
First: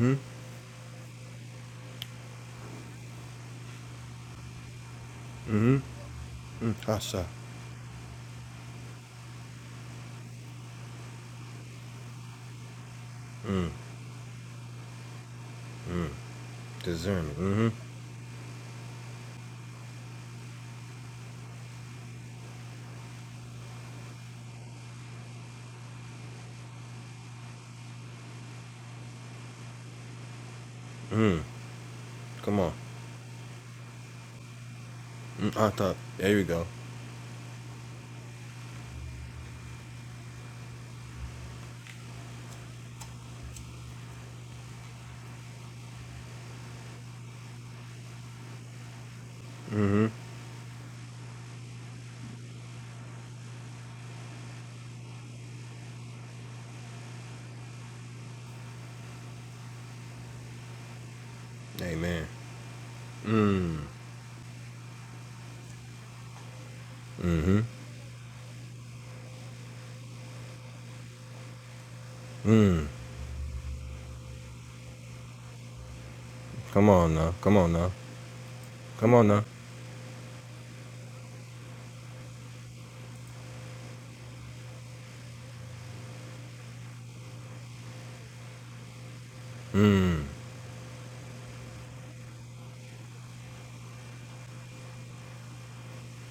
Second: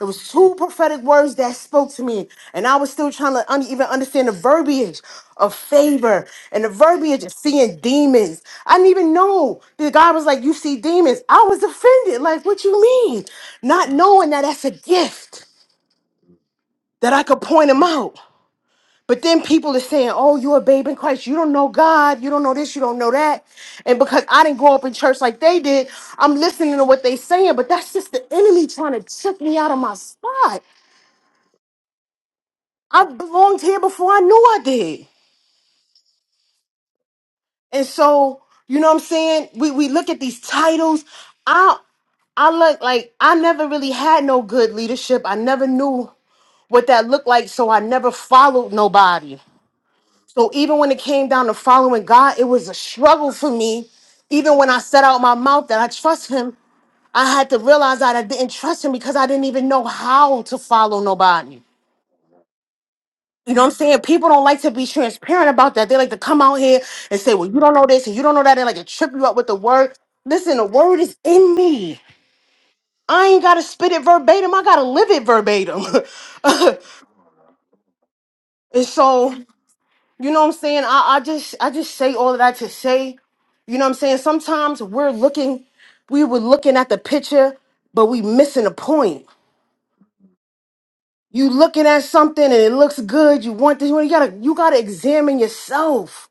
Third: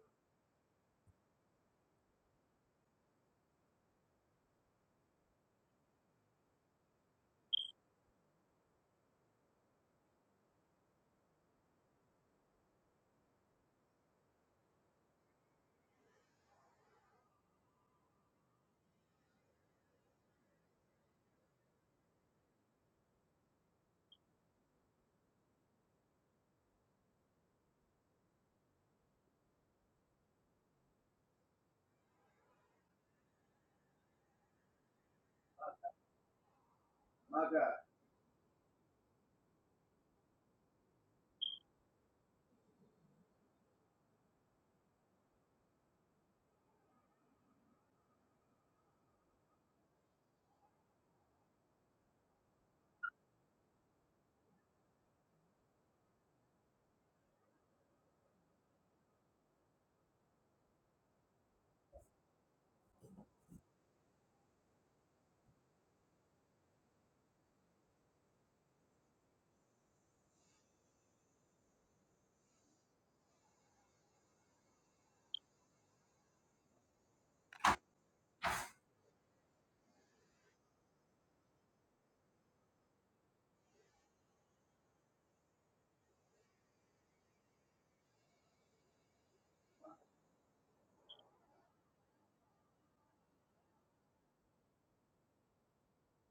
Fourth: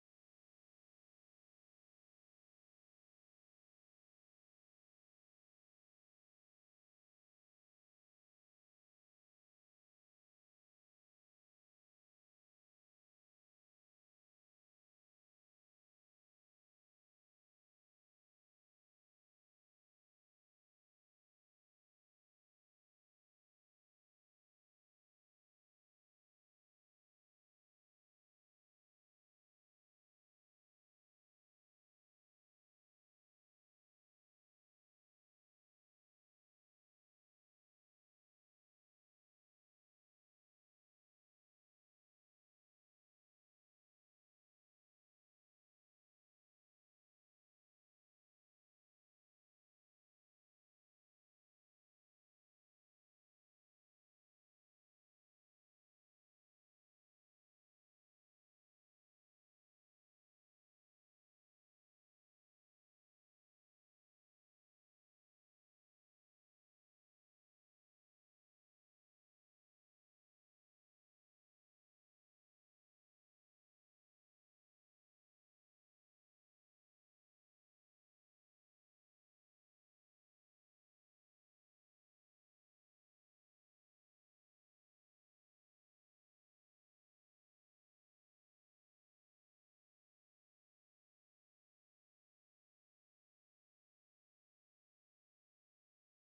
[SPEAKER 3] it was two prophetic words that spoke to me. And I was still trying to un- even understand the verbiage of
[SPEAKER 1] Mm-hmm.
[SPEAKER 3] favor and the
[SPEAKER 1] Mm. How
[SPEAKER 3] verbiage
[SPEAKER 1] shout?
[SPEAKER 3] of seeing demons. I didn't even know the God was like, You see demons. I was offended. Like, what you mean? Not knowing that that's a gift, that I
[SPEAKER 1] Discernment.
[SPEAKER 3] could point
[SPEAKER 1] Mm-hmm.
[SPEAKER 3] them out. But then people are saying, "Oh, you're a babe in Christ. You don't know God. You don't know this. You don't know that." And because I didn't grow up in church like they did, I'm listening to what they are saying. But that's just the enemy trying to trick me out of my spot.
[SPEAKER 1] Come on.
[SPEAKER 3] I belonged here before I knew I did.
[SPEAKER 1] Mm, How top. There you go.
[SPEAKER 3] And so, you know what I'm saying? We we look at these titles. I I look like I never really had no good leadership. I never knew what that looked like, so I never followed nobody. So even when it came down to following God, it was a struggle for me. Even when I set out my mouth that I trust Him, I had to realize that I didn't trust Him because I didn't even know how to follow nobody.
[SPEAKER 1] Amen.
[SPEAKER 3] You know what
[SPEAKER 1] Mm-hmm.
[SPEAKER 3] I'm saying? People don't like to be transparent about that. They like to come out here and say, well, you don't know this and you don't know that. They like to trip you up with the word. Listen, the word is in me.
[SPEAKER 1] Mm.
[SPEAKER 3] I ain't got to spit it verbatim. I got to live it verbatim.
[SPEAKER 1] Come
[SPEAKER 3] and
[SPEAKER 1] on now. Come on now. Come on
[SPEAKER 3] so,
[SPEAKER 1] now.
[SPEAKER 3] you know what I'm saying? I, I just I just say all of that to say You know what I'm saying? Sometimes we're looking, we were looking at the picture, but we missing a point.
[SPEAKER 1] Mm.
[SPEAKER 3] You looking at something and it looks good. You want this You gotta, you gotta examine yourself.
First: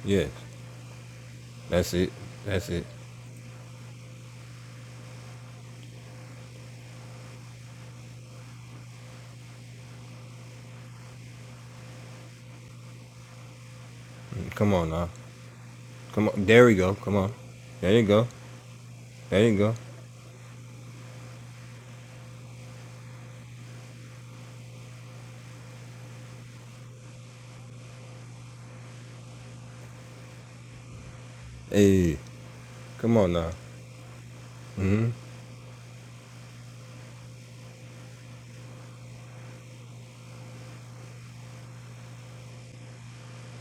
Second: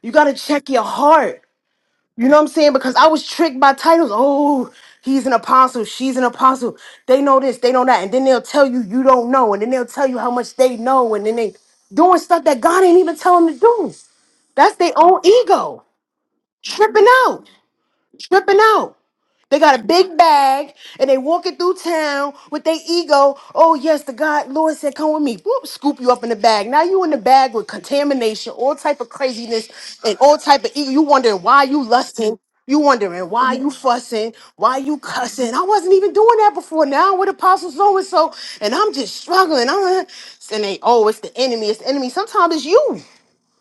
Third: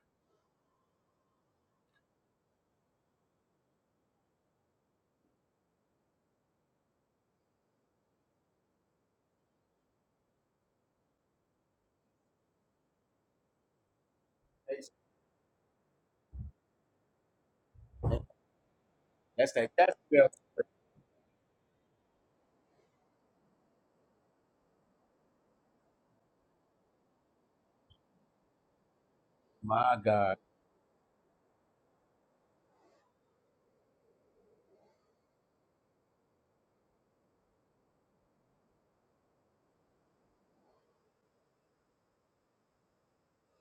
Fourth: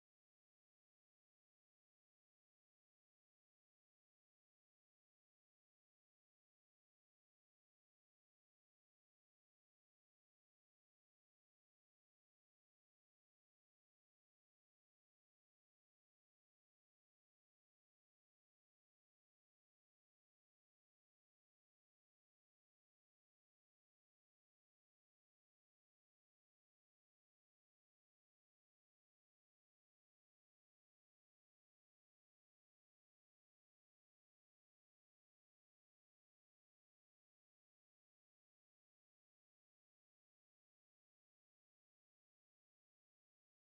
[SPEAKER 3] You
[SPEAKER 1] Yes.
[SPEAKER 3] gotta check your heart.
[SPEAKER 1] That's it.
[SPEAKER 3] You know what I'm
[SPEAKER 1] That's
[SPEAKER 3] saying?
[SPEAKER 1] it.
[SPEAKER 3] Because I was tricked by titles. Oh, he's an apostle. She's an apostle. They know this. They know that. And then they'll tell you you don't know. And then they'll tell you how much they know. And then they doing stuff that God ain't even tell them to do.
[SPEAKER 1] Come
[SPEAKER 3] That's
[SPEAKER 1] on
[SPEAKER 3] their
[SPEAKER 1] now.
[SPEAKER 3] own ego
[SPEAKER 1] Come on. There we go.
[SPEAKER 3] tripping
[SPEAKER 1] Come on.
[SPEAKER 3] out,
[SPEAKER 1] There you
[SPEAKER 2] that's
[SPEAKER 1] go.
[SPEAKER 3] tripping out.
[SPEAKER 1] There
[SPEAKER 2] that's
[SPEAKER 3] They
[SPEAKER 1] you
[SPEAKER 2] that.
[SPEAKER 1] go.
[SPEAKER 3] got a
[SPEAKER 2] That's
[SPEAKER 3] big
[SPEAKER 2] yeah.
[SPEAKER 3] bag and they walking through town with their ego. Oh yes, the God Lord said, "Come with me." Whoop, scoop you up in the bag. Now you in the bag with contamination, all type of
[SPEAKER 2] my
[SPEAKER 3] craziness, and
[SPEAKER 2] God.
[SPEAKER 3] all type of ego. You wondering why you
[SPEAKER 1] Hey.
[SPEAKER 3] lusting. You
[SPEAKER 1] Come
[SPEAKER 3] wondering
[SPEAKER 1] on now.
[SPEAKER 3] why you fussing, why you
[SPEAKER 1] hmm
[SPEAKER 3] cussing. I wasn't even doing that before. Now I'm with Apostle so and so, and I'm just struggling. I'm and they oh, it's the enemy. It's the enemy. Sometimes it's you.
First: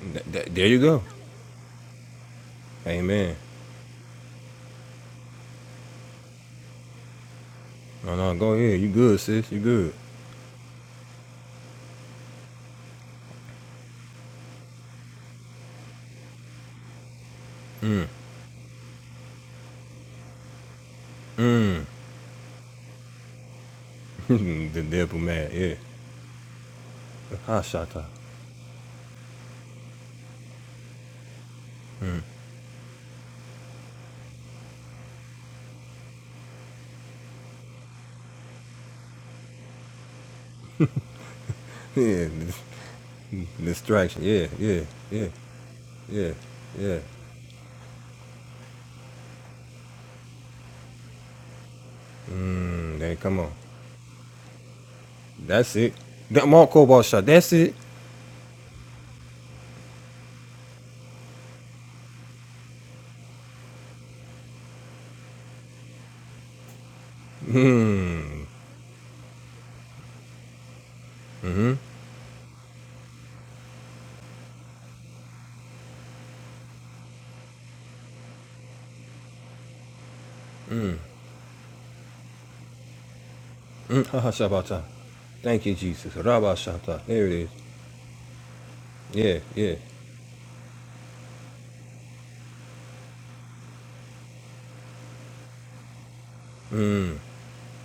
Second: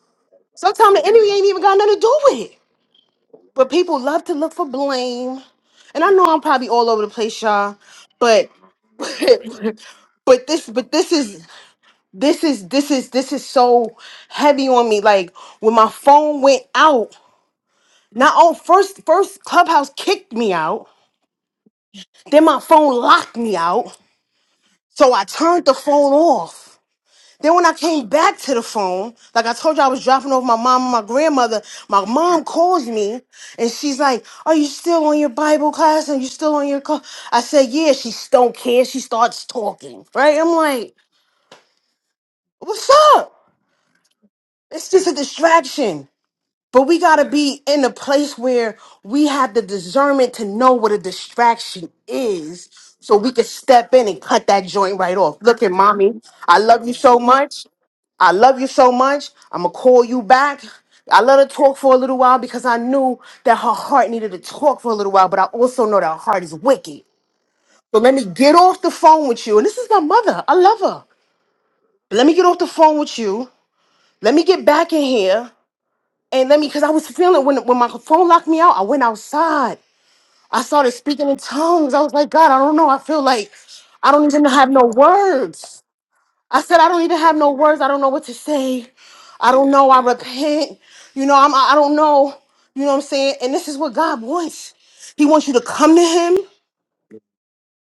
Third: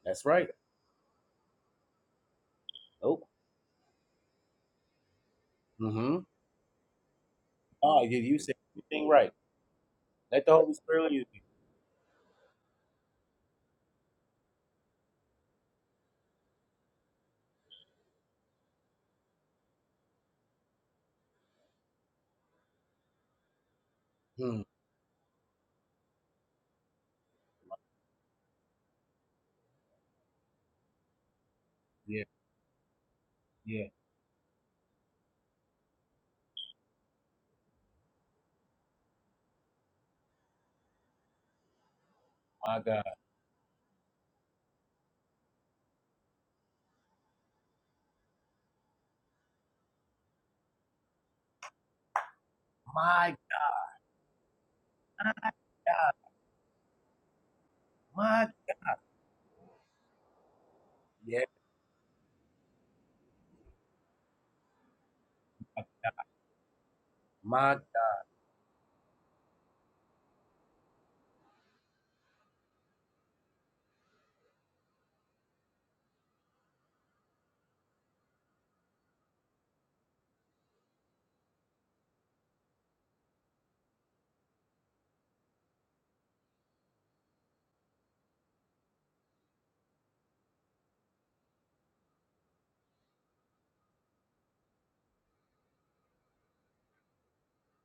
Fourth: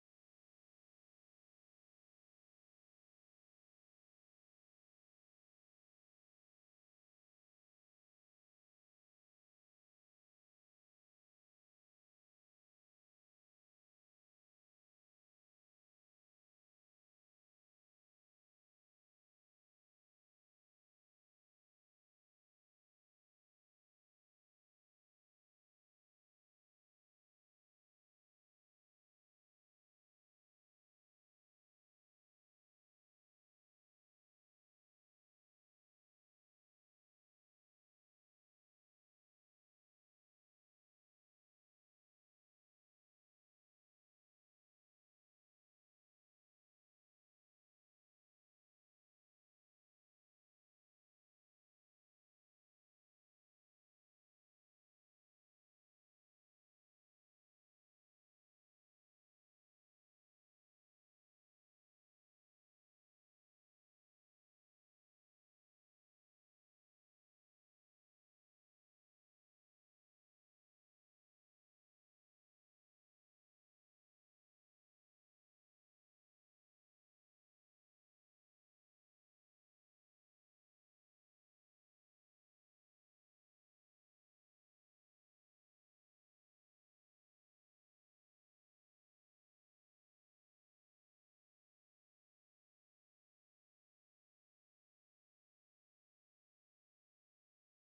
[SPEAKER 2] That's
[SPEAKER 1] Th- th-
[SPEAKER 2] right.
[SPEAKER 1] there you
[SPEAKER 3] Sometimes
[SPEAKER 1] go.
[SPEAKER 3] the enemy ain't even got nothing to do with it.
[SPEAKER 2] Oh.
[SPEAKER 1] Amen.
[SPEAKER 3] But people love to look for blame. And I
[SPEAKER 2] Mm-hmm.
[SPEAKER 3] know I'm probably all over the place, y'all,
[SPEAKER 2] Oh,
[SPEAKER 1] No,
[SPEAKER 2] you,
[SPEAKER 1] no.
[SPEAKER 2] you
[SPEAKER 3] but
[SPEAKER 1] Go
[SPEAKER 2] said
[SPEAKER 1] ahead. You
[SPEAKER 2] everything
[SPEAKER 1] good,
[SPEAKER 2] right.
[SPEAKER 1] sis. You
[SPEAKER 3] but,
[SPEAKER 1] good.
[SPEAKER 2] Let
[SPEAKER 3] but
[SPEAKER 2] the
[SPEAKER 3] this
[SPEAKER 2] Holy
[SPEAKER 3] but
[SPEAKER 2] Spirit
[SPEAKER 3] this
[SPEAKER 2] use
[SPEAKER 3] is this is this is this is so heavy on me. Like when my phone went out, not on first first Clubhouse kicked me out, then my phone locked me out.
[SPEAKER 2] you. Hmm.
[SPEAKER 1] the
[SPEAKER 3] So
[SPEAKER 1] devil
[SPEAKER 3] I
[SPEAKER 1] mad.
[SPEAKER 3] turned the
[SPEAKER 1] Yeah.
[SPEAKER 3] phone off. Then
[SPEAKER 1] Ha
[SPEAKER 3] when I
[SPEAKER 1] shata.
[SPEAKER 3] came back to the phone, like I told you, I was dropping off my mom and my grandmother. My
[SPEAKER 2] Yeah,
[SPEAKER 3] mom calls me and
[SPEAKER 2] yeah.
[SPEAKER 3] she's like, "Are you still on your Bible class? Are you still on your class?" I said, "Yeah." She don't care. She starts talking. Right? I'm like,
[SPEAKER 1] Yeah.
[SPEAKER 2] My
[SPEAKER 3] "What's
[SPEAKER 2] God.
[SPEAKER 3] up?"
[SPEAKER 1] Distraction. Yeah. Yeah.
[SPEAKER 3] It's just a
[SPEAKER 1] Yeah.
[SPEAKER 3] distraction.
[SPEAKER 1] Yeah.
[SPEAKER 3] But we
[SPEAKER 1] Yeah.
[SPEAKER 3] gotta be in a place where we have the discernment to know what a distraction is,
[SPEAKER 1] Mm,
[SPEAKER 3] so
[SPEAKER 1] then
[SPEAKER 3] we
[SPEAKER 2] My
[SPEAKER 1] come
[SPEAKER 3] can
[SPEAKER 1] on.
[SPEAKER 3] step in and cut that joint right off. Look at
[SPEAKER 1] That's it.
[SPEAKER 2] God.
[SPEAKER 3] mommy.
[SPEAKER 1] That
[SPEAKER 3] I
[SPEAKER 1] Mark
[SPEAKER 3] love you
[SPEAKER 1] Cobalt
[SPEAKER 3] so
[SPEAKER 1] shot. That's
[SPEAKER 3] much.
[SPEAKER 1] it.
[SPEAKER 3] I
[SPEAKER 2] My
[SPEAKER 3] love you so much. I'm going to call you back. I let
[SPEAKER 2] yeah.
[SPEAKER 3] her talk for a little while because I knew that her heart needed to talk for a little while, but I also know that her heart is wicked.
[SPEAKER 2] My
[SPEAKER 3] So let me
[SPEAKER 1] Hmm.
[SPEAKER 3] get off the phone with you. And this is my mother. I love her.
[SPEAKER 1] Mm-hmm. Mm.
[SPEAKER 3] But let me get off the phone with you. Let me get back in here. And let me, because I was feeling when, when my phone locked me out, I went outside. I started speaking in tongues. I was like, God, I don't know. I feel like I
[SPEAKER 1] Ha
[SPEAKER 3] don't
[SPEAKER 1] ha
[SPEAKER 3] even have
[SPEAKER 1] shabata.
[SPEAKER 3] no
[SPEAKER 1] Thank you,
[SPEAKER 3] words.
[SPEAKER 1] Jesus. Rabba
[SPEAKER 3] I said, I don't
[SPEAKER 1] shata.
[SPEAKER 3] even
[SPEAKER 1] There it
[SPEAKER 3] have
[SPEAKER 1] is.
[SPEAKER 3] no words. I don't know what to say.
[SPEAKER 1] Yeah.
[SPEAKER 3] I don't
[SPEAKER 1] Yeah.
[SPEAKER 3] know. I repent. You know, I'm, I I don't know. You know what I'm saying? And this is what God wants. He wants you to come to him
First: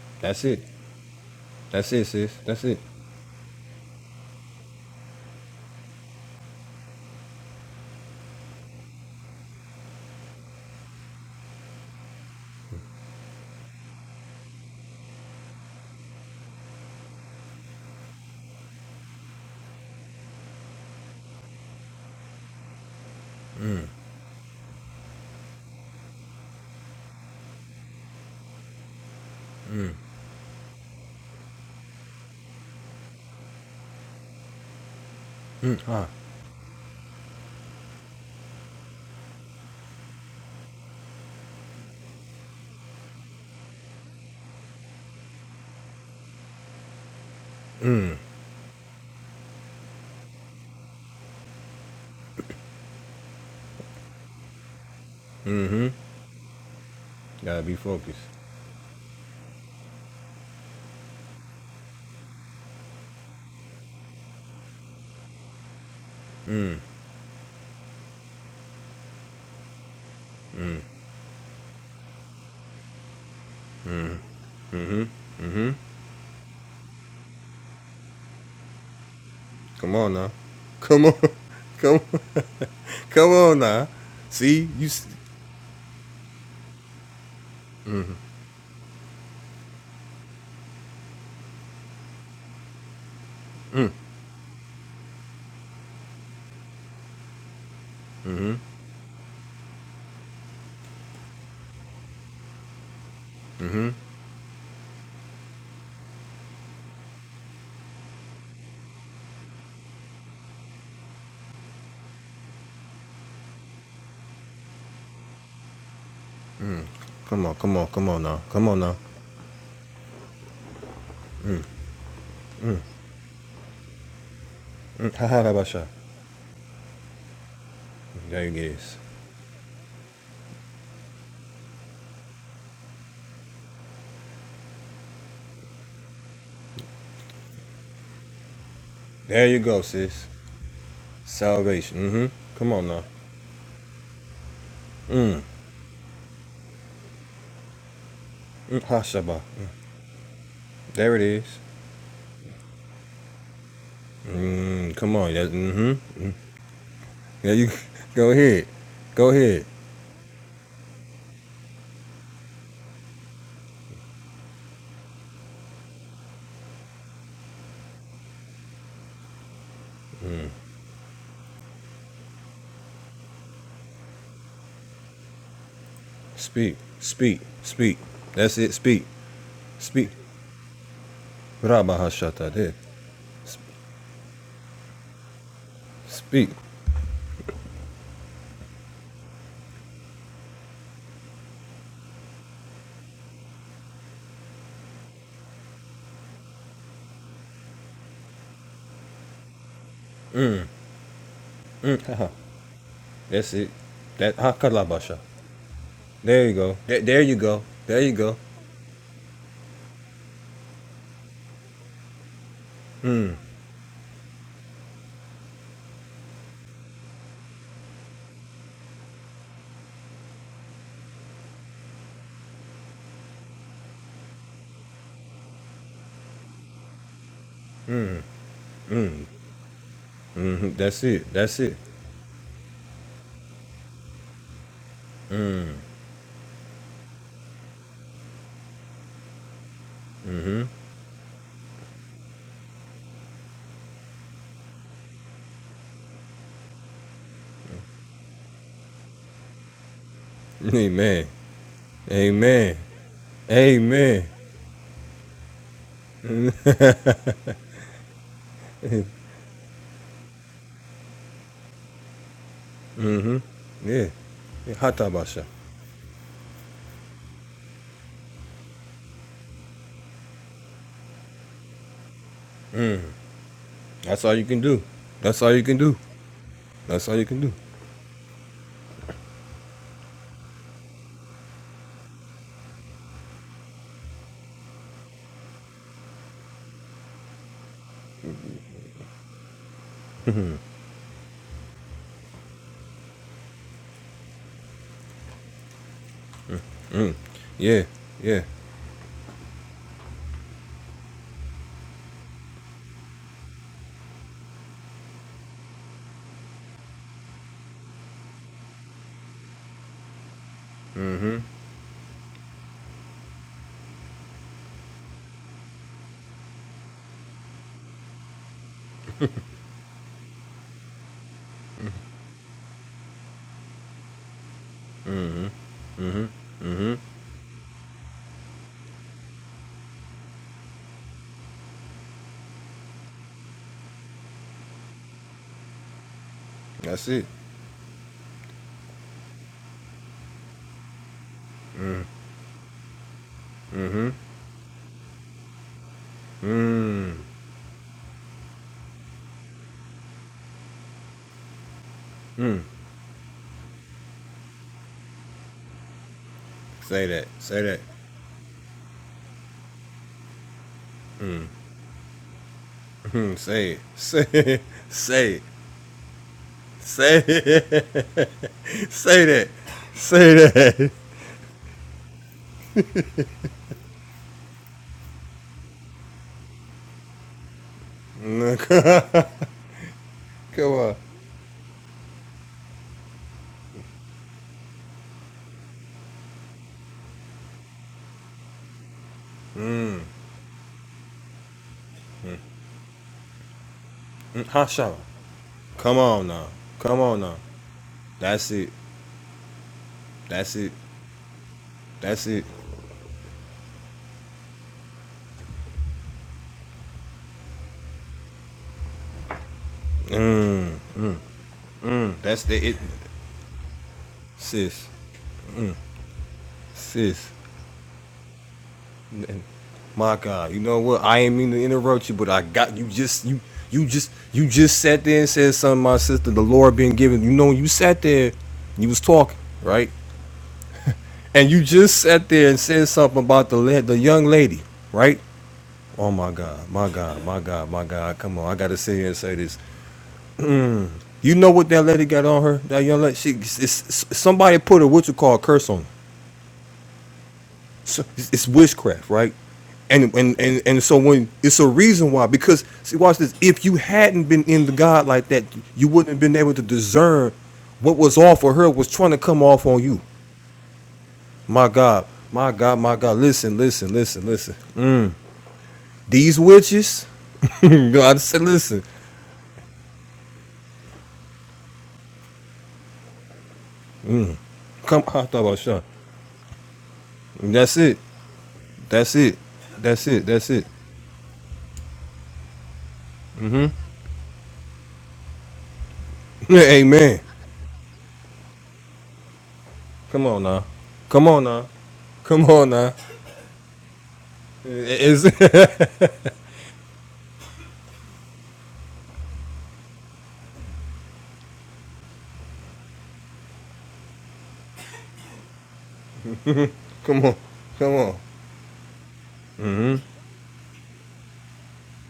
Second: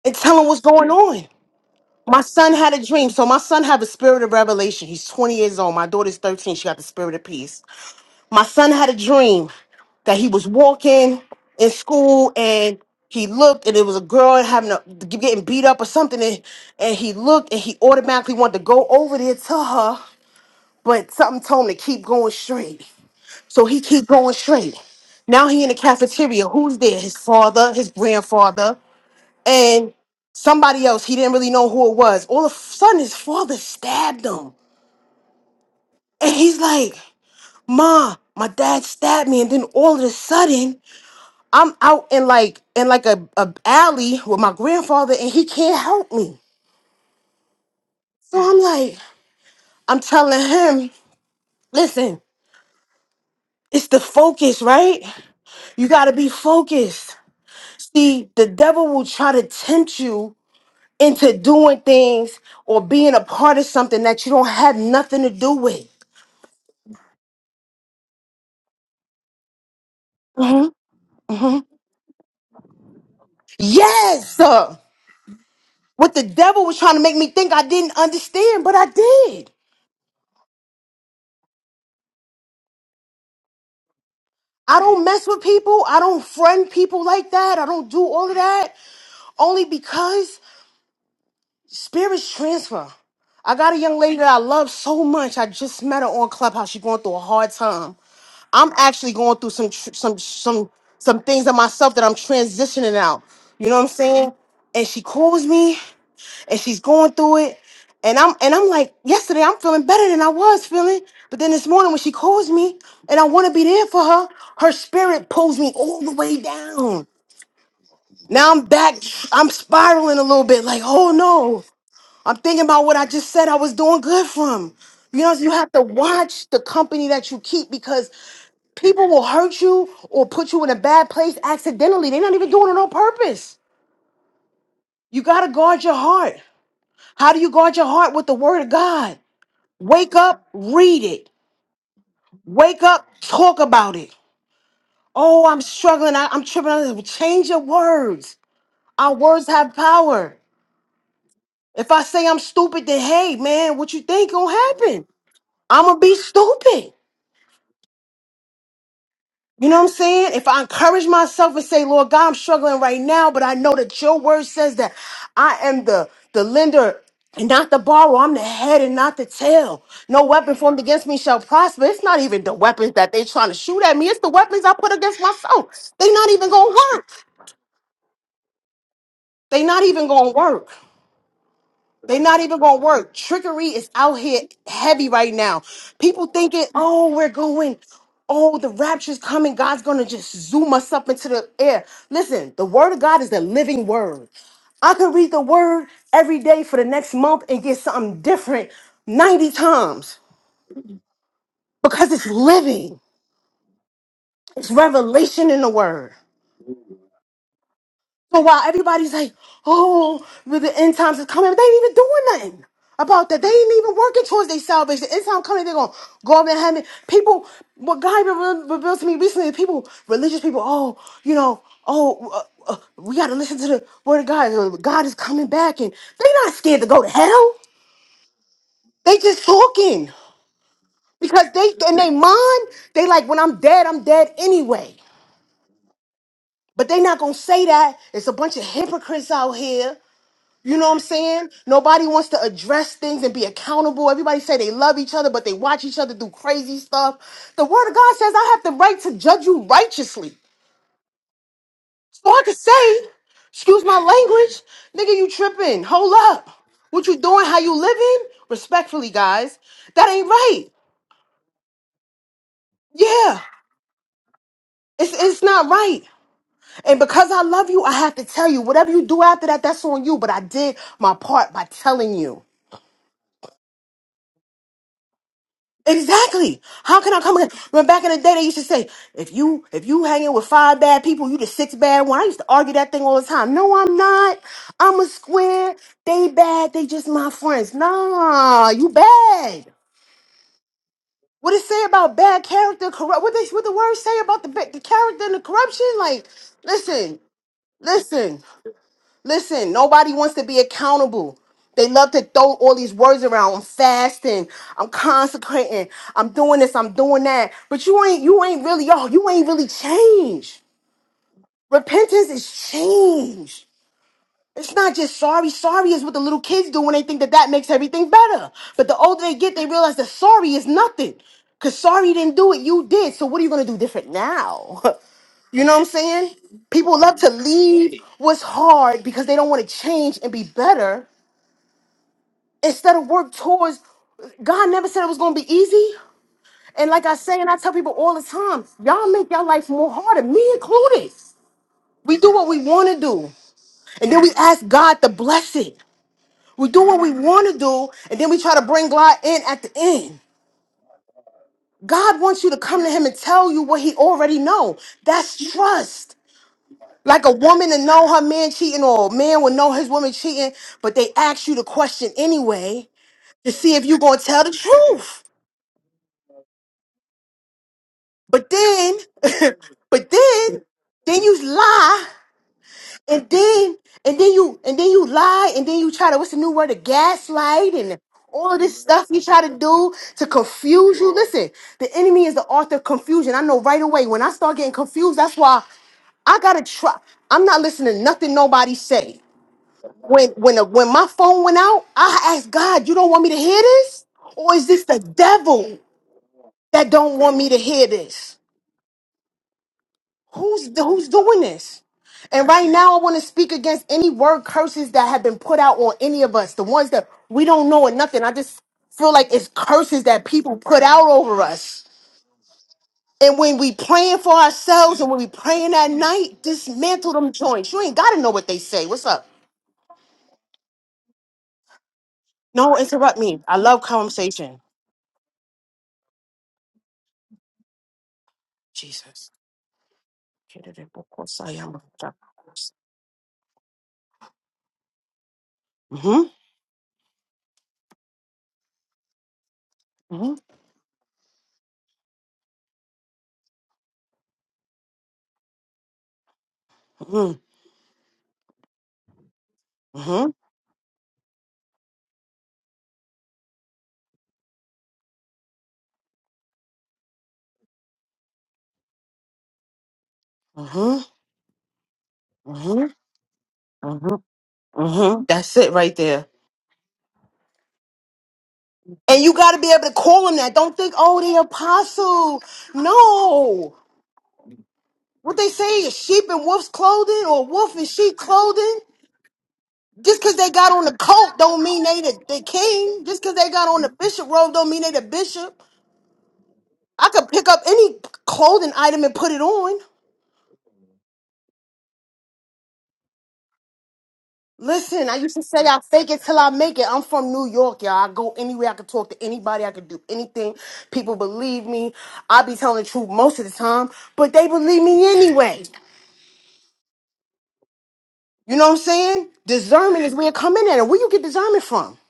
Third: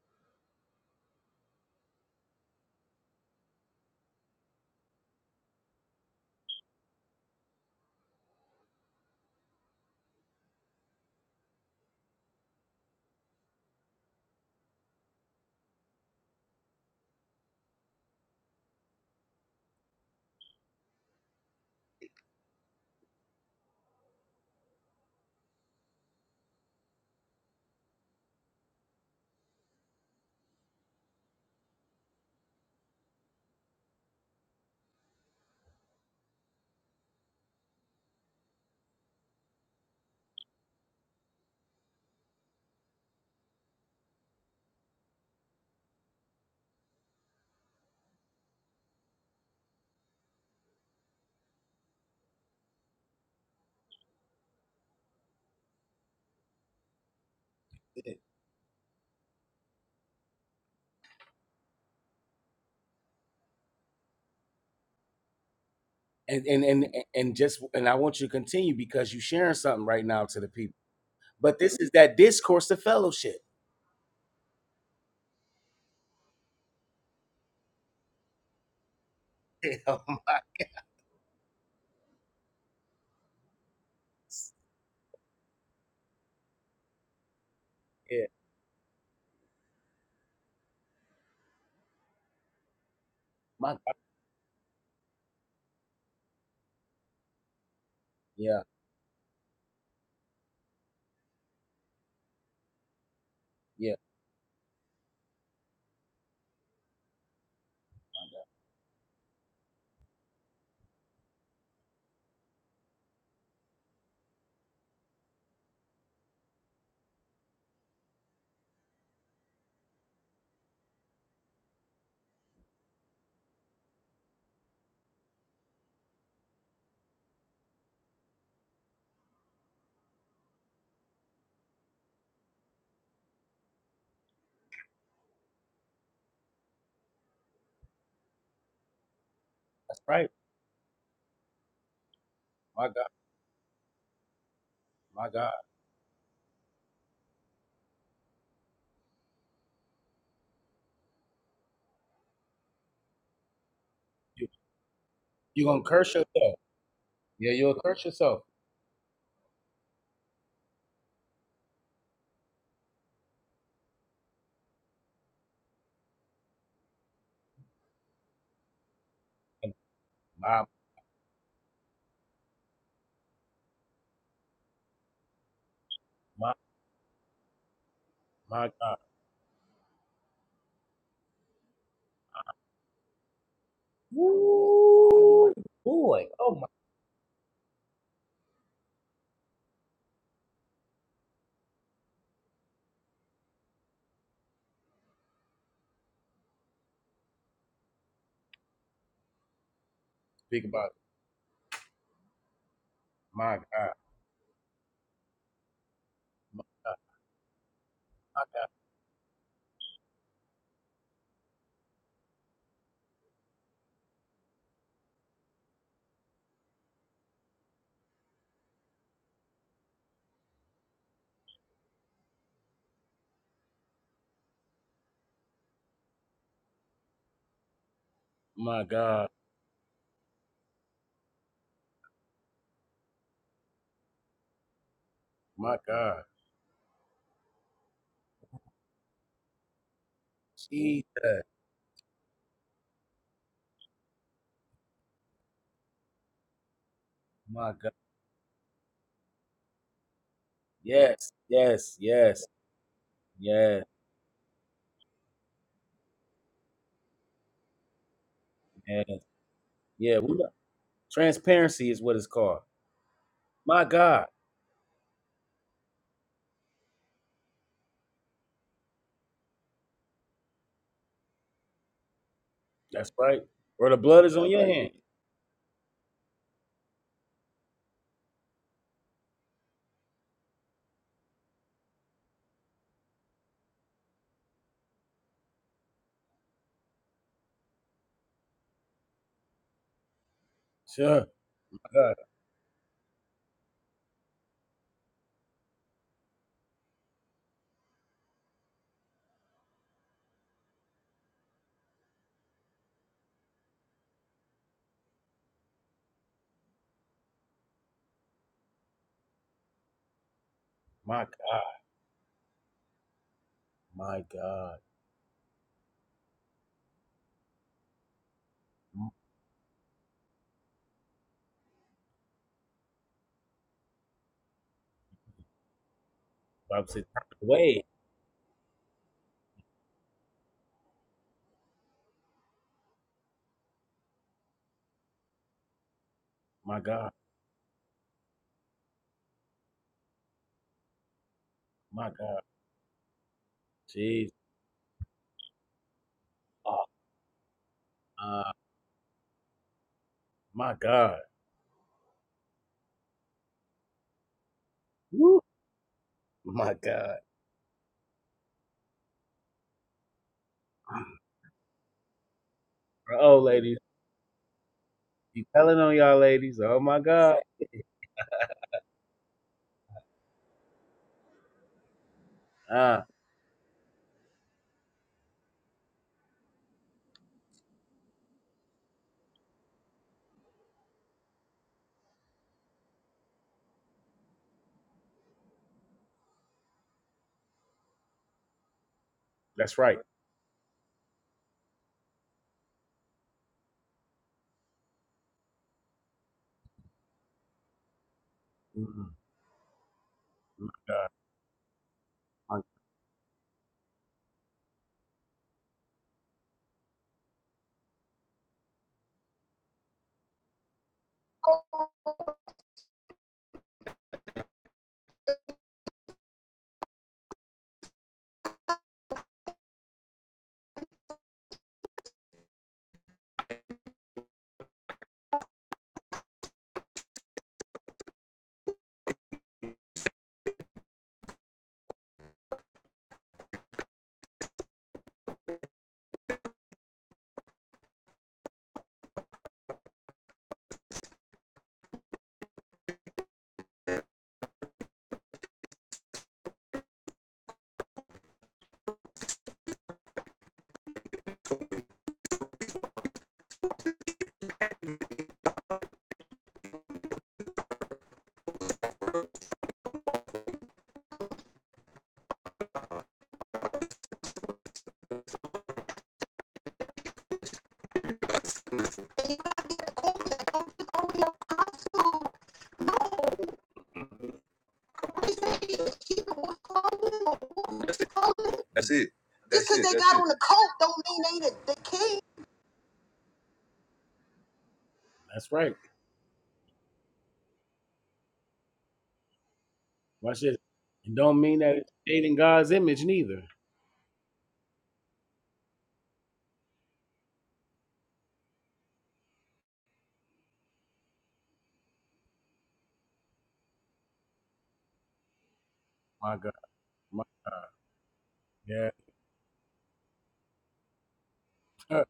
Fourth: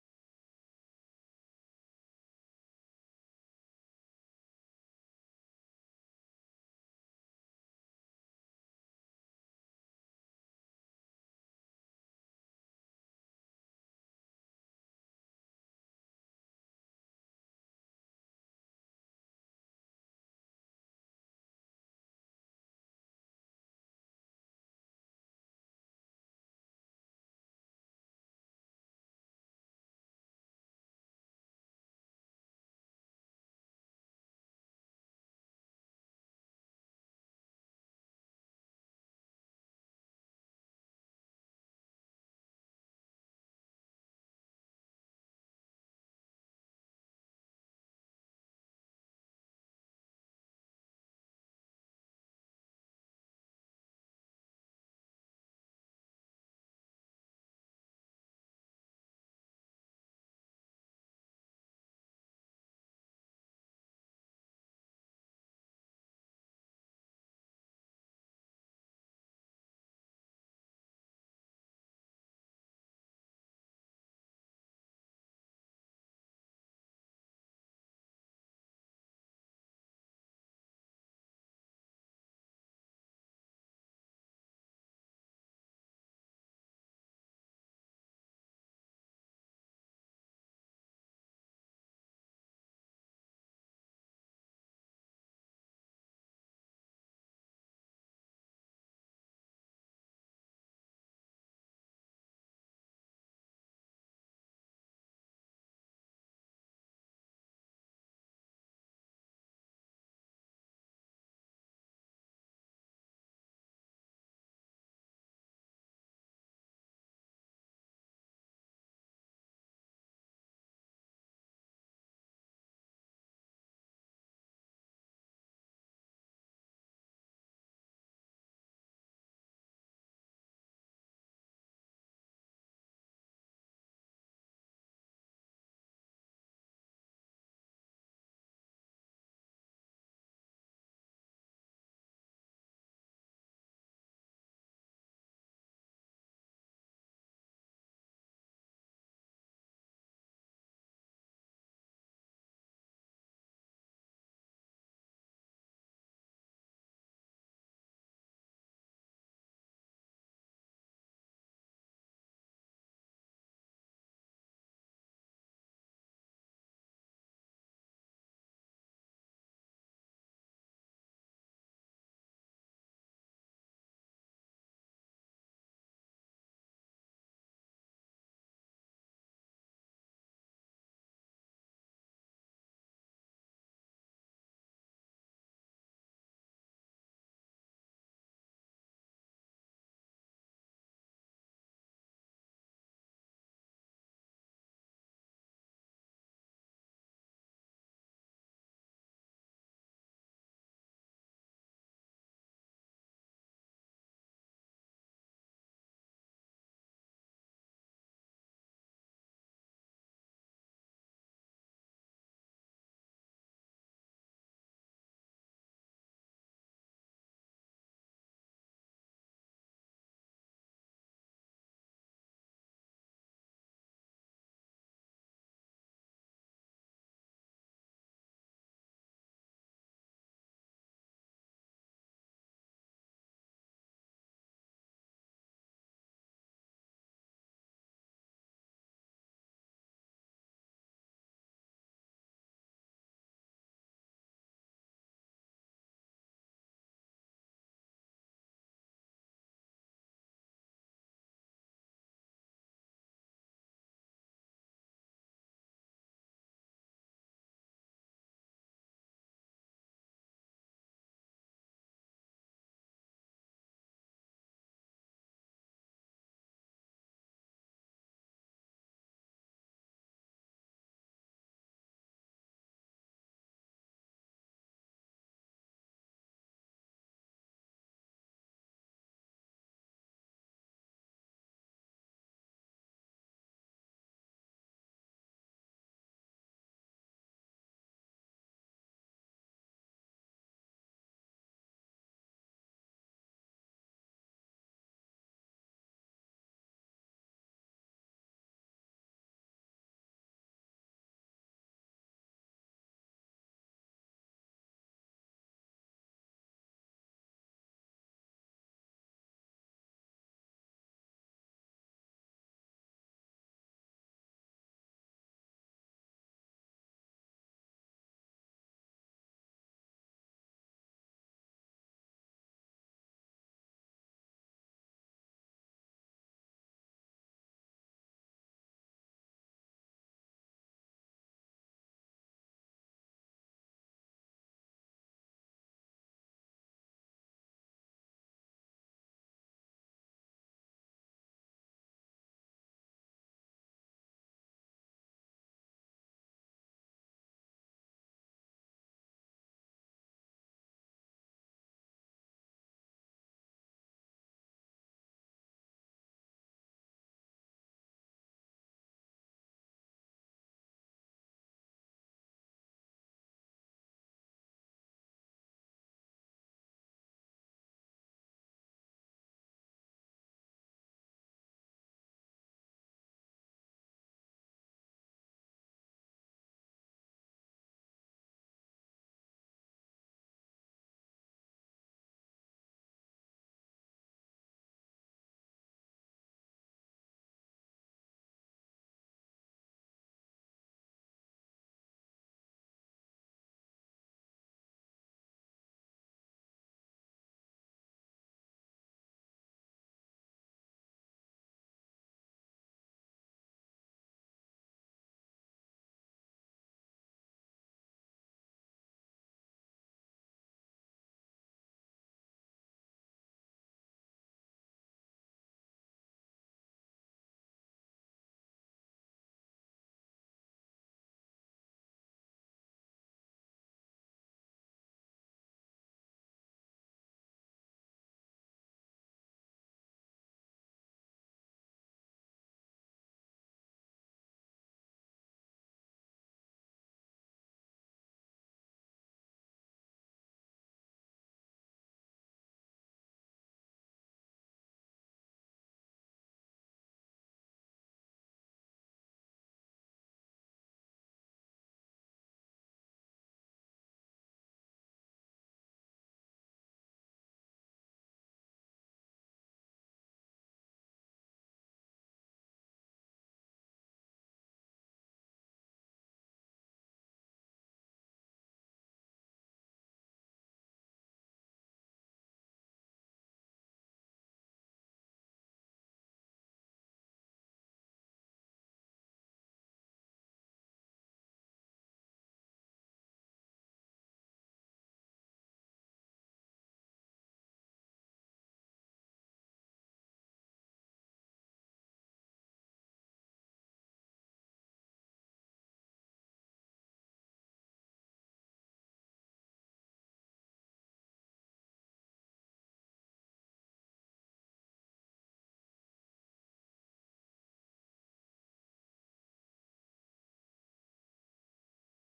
[SPEAKER 3] and tell
[SPEAKER 1] That's
[SPEAKER 3] him what's
[SPEAKER 1] it.
[SPEAKER 3] going on.
[SPEAKER 1] That's it,
[SPEAKER 3] My
[SPEAKER 1] sis.
[SPEAKER 3] son
[SPEAKER 1] That's
[SPEAKER 3] had
[SPEAKER 1] it.
[SPEAKER 3] a dream. So my son have a spirit of revelation. He's 20 years old. My daughter's 13. She got the spirit of peace. My son had a dream that he was walking in school and he looked and it was a girl having a getting beat up or something and, and he looked and he automatically wanted to go over there to her but something told him to keep going straight. So he keep going straight. Now he in the cafeteria. Who's there? His father, his grandfather, and somebody else. He didn't really know who it was. All of a sudden, his father stabbed him,
[SPEAKER 1] Mm, ah,
[SPEAKER 3] and he's like, "Ma, my dad stabbed me." And then all of a sudden, I'm out in like in like a, a alley with my grandfather, and he can't help me. So I'm like, I'm telling him, "Listen, it's the focus, right? You gotta be focused."
[SPEAKER 1] gotta be focused.
[SPEAKER 2] goodness.
[SPEAKER 3] See, the devil will try to tempt you into doing things or being a part of something that you don't have nothing to do with.
[SPEAKER 2] And, and and and just and I want you to continue because you're sharing something right now to the
[SPEAKER 3] Mhm,
[SPEAKER 2] people. But
[SPEAKER 3] mhm.
[SPEAKER 2] this is that discourse of fellowship.
[SPEAKER 3] Yes, sir. What the devil was trying to make me think I didn't understand, but I did.
[SPEAKER 1] Come
[SPEAKER 2] yeah.
[SPEAKER 1] on now. Come on. Come on. Come on now. See?
[SPEAKER 3] I
[SPEAKER 1] You.
[SPEAKER 3] don't
[SPEAKER 1] s
[SPEAKER 3] mess with people. I don't friend people like that. I don't do all of that only because Spirits transfer. I
[SPEAKER 2] My
[SPEAKER 3] got a
[SPEAKER 2] God.
[SPEAKER 3] young lady that I love so much. I just met her on Clubhouse. She's going through a hard time.
[SPEAKER 1] Mhm.
[SPEAKER 2] Yeah.
[SPEAKER 3] I'm actually going through some tr- some some some things in myself that I'm transitioning out. You know what I'm
[SPEAKER 2] Yeah.
[SPEAKER 3] saying? And she calls me, and she's going through it, and I'm and I'm like, yesterday I'm feeling better than I was feeling, but then this morning when she calls me, and I want to be there for her, her spirit pulls me all the way down.
[SPEAKER 1] Come on, come on, come on now.
[SPEAKER 3] Now I'm
[SPEAKER 1] Come on now.
[SPEAKER 3] back. I'm spiraling a little bit, like, oh no. I'm thinking about what I just said I was doing good from.
[SPEAKER 1] Mm,
[SPEAKER 3] You know, you have to watch the company that you keep because
[SPEAKER 1] There you get
[SPEAKER 3] people will hurt you or put you in a bad place accidentally. They're not even doing it on purpose. You got to guard your heart. How do you guard your heart with the word of God?
[SPEAKER 1] There you go,
[SPEAKER 2] That's
[SPEAKER 3] Wake
[SPEAKER 1] sis.
[SPEAKER 2] right.
[SPEAKER 3] up, read it.
[SPEAKER 1] Salvation. Mm-hmm. Come
[SPEAKER 3] Wake
[SPEAKER 1] on
[SPEAKER 2] My
[SPEAKER 1] now.
[SPEAKER 2] God.
[SPEAKER 3] up, talk about it.
[SPEAKER 2] My
[SPEAKER 1] Mm.
[SPEAKER 3] Oh,
[SPEAKER 2] God.
[SPEAKER 3] I'm struggling. I, am tripping. on this. Change your words.
[SPEAKER 1] mm
[SPEAKER 3] Our words have power.
[SPEAKER 1] There it is.
[SPEAKER 3] If I say I'm stupid, then hey, man, what you think
[SPEAKER 2] You
[SPEAKER 3] gonna
[SPEAKER 1] Mm,
[SPEAKER 3] happen?
[SPEAKER 1] come on. That,
[SPEAKER 2] you're gonna
[SPEAKER 3] I'm
[SPEAKER 1] mm-hmm.
[SPEAKER 3] gonna
[SPEAKER 2] curse
[SPEAKER 3] be
[SPEAKER 2] yourself.
[SPEAKER 3] stupid.
[SPEAKER 2] Yeah,
[SPEAKER 1] There you
[SPEAKER 2] you'll curse
[SPEAKER 1] go
[SPEAKER 2] yourself.
[SPEAKER 1] ahead. Go ahead.
[SPEAKER 3] You know what I'm saying? If I encourage myself and say, Lord God, I'm struggling right now, but I know that your word says that I am the, the lender and not the borrower. I'm the head and not the tail. No weapon
[SPEAKER 2] My
[SPEAKER 3] formed against me shall prosper. It's not even the weapons that they're trying to shoot at me. It's the weapons I put against myself. They're not even
[SPEAKER 2] my
[SPEAKER 3] going
[SPEAKER 1] Speak.
[SPEAKER 3] to work.
[SPEAKER 1] Speak. Speak. That's
[SPEAKER 2] my
[SPEAKER 1] it.
[SPEAKER 2] God.
[SPEAKER 1] Speak.
[SPEAKER 3] They're not even
[SPEAKER 1] Speak.
[SPEAKER 3] going to work. They not even
[SPEAKER 1] Rabahashata.
[SPEAKER 3] gonna work. Trickery is out here heavy right
[SPEAKER 2] Woo
[SPEAKER 3] now.
[SPEAKER 2] boy.
[SPEAKER 3] People
[SPEAKER 1] Speak.
[SPEAKER 2] Oh
[SPEAKER 3] thinking,
[SPEAKER 2] my
[SPEAKER 3] oh, we're going, oh, the rapture's coming. God's gonna just zoom us up into the air. Listen, the word of God is the living word. I could read the word every day for the next month and get something different 90 times
[SPEAKER 2] speak about it.
[SPEAKER 1] Mm,
[SPEAKER 3] because it's
[SPEAKER 1] haha.
[SPEAKER 3] living.
[SPEAKER 1] That's
[SPEAKER 2] My
[SPEAKER 1] it.
[SPEAKER 2] God.
[SPEAKER 1] That
[SPEAKER 3] It's
[SPEAKER 1] hakala basha.
[SPEAKER 3] revelation in the word.
[SPEAKER 1] There you go. There, there you go. There you go.
[SPEAKER 3] So while everybody's like, oh, with the end times is coming, they ain't even doing nothing about that. They ain't even working towards their salvation. The end time coming, they're going to go up in heaven. People, what God re- revealed to me recently, people, religious people, oh, you know, oh, uh, uh, we got to listen to the word of God. Uh, God is coming back. And they're not scared to go to hell.
[SPEAKER 2] My
[SPEAKER 3] They
[SPEAKER 2] God.
[SPEAKER 3] just talking
[SPEAKER 1] hmm That's it.
[SPEAKER 3] because
[SPEAKER 1] That's
[SPEAKER 3] they,
[SPEAKER 1] it.
[SPEAKER 3] in their mind, they like, when I'm dead, I'm dead anyway.
[SPEAKER 2] My God.
[SPEAKER 3] But they not gonna say that. It's a bunch of hypocrites out here You know what I'm
[SPEAKER 2] Jesus,
[SPEAKER 3] saying? Nobody wants to address things and be accountable. Everybody say they love each other, but they watch each other do crazy stuff. The
[SPEAKER 2] my
[SPEAKER 3] word
[SPEAKER 2] God.
[SPEAKER 3] of God says I have the right to judge you righteously.
[SPEAKER 1] Amen.
[SPEAKER 2] Yes, yes,
[SPEAKER 3] So I
[SPEAKER 2] yes,
[SPEAKER 3] can
[SPEAKER 1] Amen.
[SPEAKER 3] say,
[SPEAKER 2] yes,
[SPEAKER 3] excuse my
[SPEAKER 1] Amen.
[SPEAKER 3] language, nigga, you tripping. Hold up. What you doing? How you living? Respectfully,
[SPEAKER 2] yes.
[SPEAKER 3] guys. That
[SPEAKER 2] Yeah,
[SPEAKER 3] ain't
[SPEAKER 2] we got,
[SPEAKER 3] right.
[SPEAKER 2] transparency is what it's called.
[SPEAKER 3] Yeah.
[SPEAKER 2] My
[SPEAKER 1] Yeah.
[SPEAKER 2] God,
[SPEAKER 1] yeah. Hata
[SPEAKER 3] It's it's not right. And because I love you, I have to tell you, whatever you do after that, that's on you. But I did my part by telling you.
[SPEAKER 2] that's right. Or the blood
[SPEAKER 1] That's all
[SPEAKER 2] is
[SPEAKER 1] you
[SPEAKER 2] on
[SPEAKER 1] can
[SPEAKER 2] your
[SPEAKER 1] do.
[SPEAKER 2] hand.
[SPEAKER 1] That's all you can do.
[SPEAKER 3] Exactly. How
[SPEAKER 1] That's
[SPEAKER 3] can
[SPEAKER 1] all
[SPEAKER 3] I
[SPEAKER 1] you
[SPEAKER 3] come
[SPEAKER 1] can
[SPEAKER 3] in?
[SPEAKER 1] do.
[SPEAKER 3] When back in the day, they used to say, if you if you hanging with five bad people, you the sixth bad one. I used to argue that thing all the time. No, I'm not. I'm a square. They bad. They just my friends. Nah, you bad.
[SPEAKER 2] Sure.
[SPEAKER 3] What it say
[SPEAKER 2] My God,
[SPEAKER 3] about bad character, corrupt? What they what the words say about the ba- the character and the corruption? Like, listen,
[SPEAKER 1] Yeah.
[SPEAKER 3] listen.
[SPEAKER 1] Yeah.
[SPEAKER 3] Listen, nobody wants to be accountable. They love to throw all these words around. I'm fasting. I'm consecrating. I'm doing this. I'm doing that. But you ain't you ain't really y'all. You ain't really changed.
[SPEAKER 2] my God,
[SPEAKER 3] Repentance is change.
[SPEAKER 2] my God.
[SPEAKER 3] It's not just sorry. Sorry is what the little kids do when they think that that makes everything better. But the
[SPEAKER 2] Mm,
[SPEAKER 3] older they get, they realize that sorry is nothing. Cause sorry didn't do it, you did. So what are you gonna do different now? You know what I'm saying?
[SPEAKER 2] Bible
[SPEAKER 3] People
[SPEAKER 2] says,
[SPEAKER 3] love to
[SPEAKER 2] turn away.
[SPEAKER 3] leave what's hard because they don't want to change and be better instead of work towards. God never said it was going to be easy.
[SPEAKER 2] My
[SPEAKER 3] And like
[SPEAKER 1] That's
[SPEAKER 2] God,
[SPEAKER 3] I
[SPEAKER 1] it.
[SPEAKER 3] say, and I tell people all the time, y'all make your life more harder, me included.
[SPEAKER 2] my
[SPEAKER 3] We do
[SPEAKER 2] God.
[SPEAKER 3] what we want to do, and
[SPEAKER 1] Mm-hmm.
[SPEAKER 3] then we
[SPEAKER 2] Jesus,
[SPEAKER 3] ask God to bless it. We do what we
[SPEAKER 1] Mm.
[SPEAKER 3] want to do, and then we
[SPEAKER 2] uh,
[SPEAKER 3] try to bring God in at the end.
[SPEAKER 2] my God.
[SPEAKER 3] God wants you to come to Him and tell you what He already know.
[SPEAKER 2] Woo.
[SPEAKER 3] That's trust.
[SPEAKER 2] My
[SPEAKER 1] Say
[SPEAKER 2] God.
[SPEAKER 3] Like
[SPEAKER 1] that.
[SPEAKER 3] a
[SPEAKER 1] Say
[SPEAKER 3] woman to
[SPEAKER 1] that.
[SPEAKER 3] know her man cheating or a man would know his woman cheating, but they ask you the question anyway
[SPEAKER 1] Mhm.
[SPEAKER 2] Oh,
[SPEAKER 3] to
[SPEAKER 1] Say
[SPEAKER 3] see
[SPEAKER 2] ladies,
[SPEAKER 1] it.
[SPEAKER 3] if you going to tell the
[SPEAKER 1] Say it.
[SPEAKER 3] truth.
[SPEAKER 1] Say it.
[SPEAKER 2] you telling on y'all, ladies. Oh, my
[SPEAKER 1] Say
[SPEAKER 2] God.
[SPEAKER 1] it.
[SPEAKER 3] But then,
[SPEAKER 1] Say that.
[SPEAKER 3] but
[SPEAKER 1] Say
[SPEAKER 3] then,
[SPEAKER 1] that.
[SPEAKER 3] then you lie
[SPEAKER 2] Ah,
[SPEAKER 3] and then, and then you, and then you lie and then you try to, what's the new word, to gaslight and all of this stuff you try to do to
[SPEAKER 1] Come on.
[SPEAKER 3] confuse you. Listen, the enemy is the author of confusion. I know right away when I start getting confused, that's why I gotta try. I'm not listening to nothing nobody say.
[SPEAKER 2] that's right.
[SPEAKER 3] when when uh, when my phone went out, I asked God, "You don't want me to hear this,
[SPEAKER 1] Mm,
[SPEAKER 3] or is this
[SPEAKER 1] Hasha.
[SPEAKER 3] the devil
[SPEAKER 1] Come on now.
[SPEAKER 3] that
[SPEAKER 1] Come
[SPEAKER 3] don't
[SPEAKER 1] on now.
[SPEAKER 3] want me to hear this?
[SPEAKER 1] That's it.
[SPEAKER 2] Mm,
[SPEAKER 1] That's
[SPEAKER 3] Who's
[SPEAKER 1] it.
[SPEAKER 2] God,
[SPEAKER 3] who's doing this?"
[SPEAKER 1] That's it.
[SPEAKER 3] And right now, I want to speak against any word curses that have been put out on any of us, the ones that we don't know or nothing. I just feel like it's curses that people
[SPEAKER 1] Mm,
[SPEAKER 3] put out over us.
[SPEAKER 1] mm, that's the it.
[SPEAKER 3] And when we praying for
[SPEAKER 1] Sis.
[SPEAKER 3] ourselves and when we praying at night, dismantle
[SPEAKER 1] Sis.
[SPEAKER 3] them joints. You ain't gotta know what they say. What's up?
[SPEAKER 1] n- My God. You know what? I ain't mean to interrupt you, but I got
[SPEAKER 3] No,
[SPEAKER 1] you
[SPEAKER 3] interrupt
[SPEAKER 1] just you
[SPEAKER 3] me. I love
[SPEAKER 1] you just you
[SPEAKER 3] conversation.
[SPEAKER 1] just sat there and said something, my sister, the Lord been giving. You know, you sat there, you was
[SPEAKER 3] Jesus.
[SPEAKER 1] talking, right?
[SPEAKER 3] Mm-hmm.
[SPEAKER 1] And you just sat there and said something about the la- the young lady, right? Oh my God, my God, my God, my God. Come on, I gotta sit here and say this.
[SPEAKER 3] Mm-hmm.
[SPEAKER 1] You know what that lady got on her? That young lady, she, it's, it's- somebody put a what you call a curse on. Her.
[SPEAKER 3] Mm-hmm.
[SPEAKER 1] So it's, it's witchcraft, right? And,
[SPEAKER 3] Mm-hmm.
[SPEAKER 1] and and and so when it's a reason why because see watch this if you hadn't been into God like that you wouldn't have been able to discern what was off for her was trying to come off on you. My God, my God, my God! Listen, listen,
[SPEAKER 3] Mm-hmm.
[SPEAKER 1] listen, listen.
[SPEAKER 3] Mm-hmm. That's it right there.
[SPEAKER 1] These witches, God said, listen,
[SPEAKER 3] And you got to be able to call them that. Don't think, oh, they apostle. No.
[SPEAKER 1] come. I thought
[SPEAKER 3] What they
[SPEAKER 1] about
[SPEAKER 3] say
[SPEAKER 1] Sean.
[SPEAKER 3] is sheep in wolf's clothing or
[SPEAKER 1] That's
[SPEAKER 3] wolf in
[SPEAKER 1] it.
[SPEAKER 3] sheep clothing.
[SPEAKER 1] That's it. That's
[SPEAKER 3] Just
[SPEAKER 1] it.
[SPEAKER 3] because
[SPEAKER 1] That's
[SPEAKER 3] they
[SPEAKER 1] it.
[SPEAKER 3] got on the coat don't mean they the, the king. Just because they got on the bishop robe don't mean they the
[SPEAKER 2] that's
[SPEAKER 3] bishop.
[SPEAKER 2] right.
[SPEAKER 3] I
[SPEAKER 1] Amen.
[SPEAKER 3] could pick up any clothing item and put it on.
[SPEAKER 1] Come
[SPEAKER 2] Watch
[SPEAKER 1] on
[SPEAKER 2] this.
[SPEAKER 1] now.
[SPEAKER 2] And
[SPEAKER 1] Come
[SPEAKER 2] don't
[SPEAKER 1] on
[SPEAKER 2] mean
[SPEAKER 1] now.
[SPEAKER 2] that it's dating
[SPEAKER 1] Come on
[SPEAKER 2] God's
[SPEAKER 1] now.
[SPEAKER 2] image neither.
[SPEAKER 3] Listen, I
[SPEAKER 1] Is
[SPEAKER 3] used to say I fake it till I make it. I'm from New York, y'all. I go anywhere I can talk to anybody. I can do anything. People believe me. I be telling the truth most of the time, but they believe me anyway.
[SPEAKER 2] My God. My,
[SPEAKER 1] come on. Come on.
[SPEAKER 3] You know what I'm
[SPEAKER 2] yeah.
[SPEAKER 3] saying? Discernment is where it come in at. And where you get discernment from?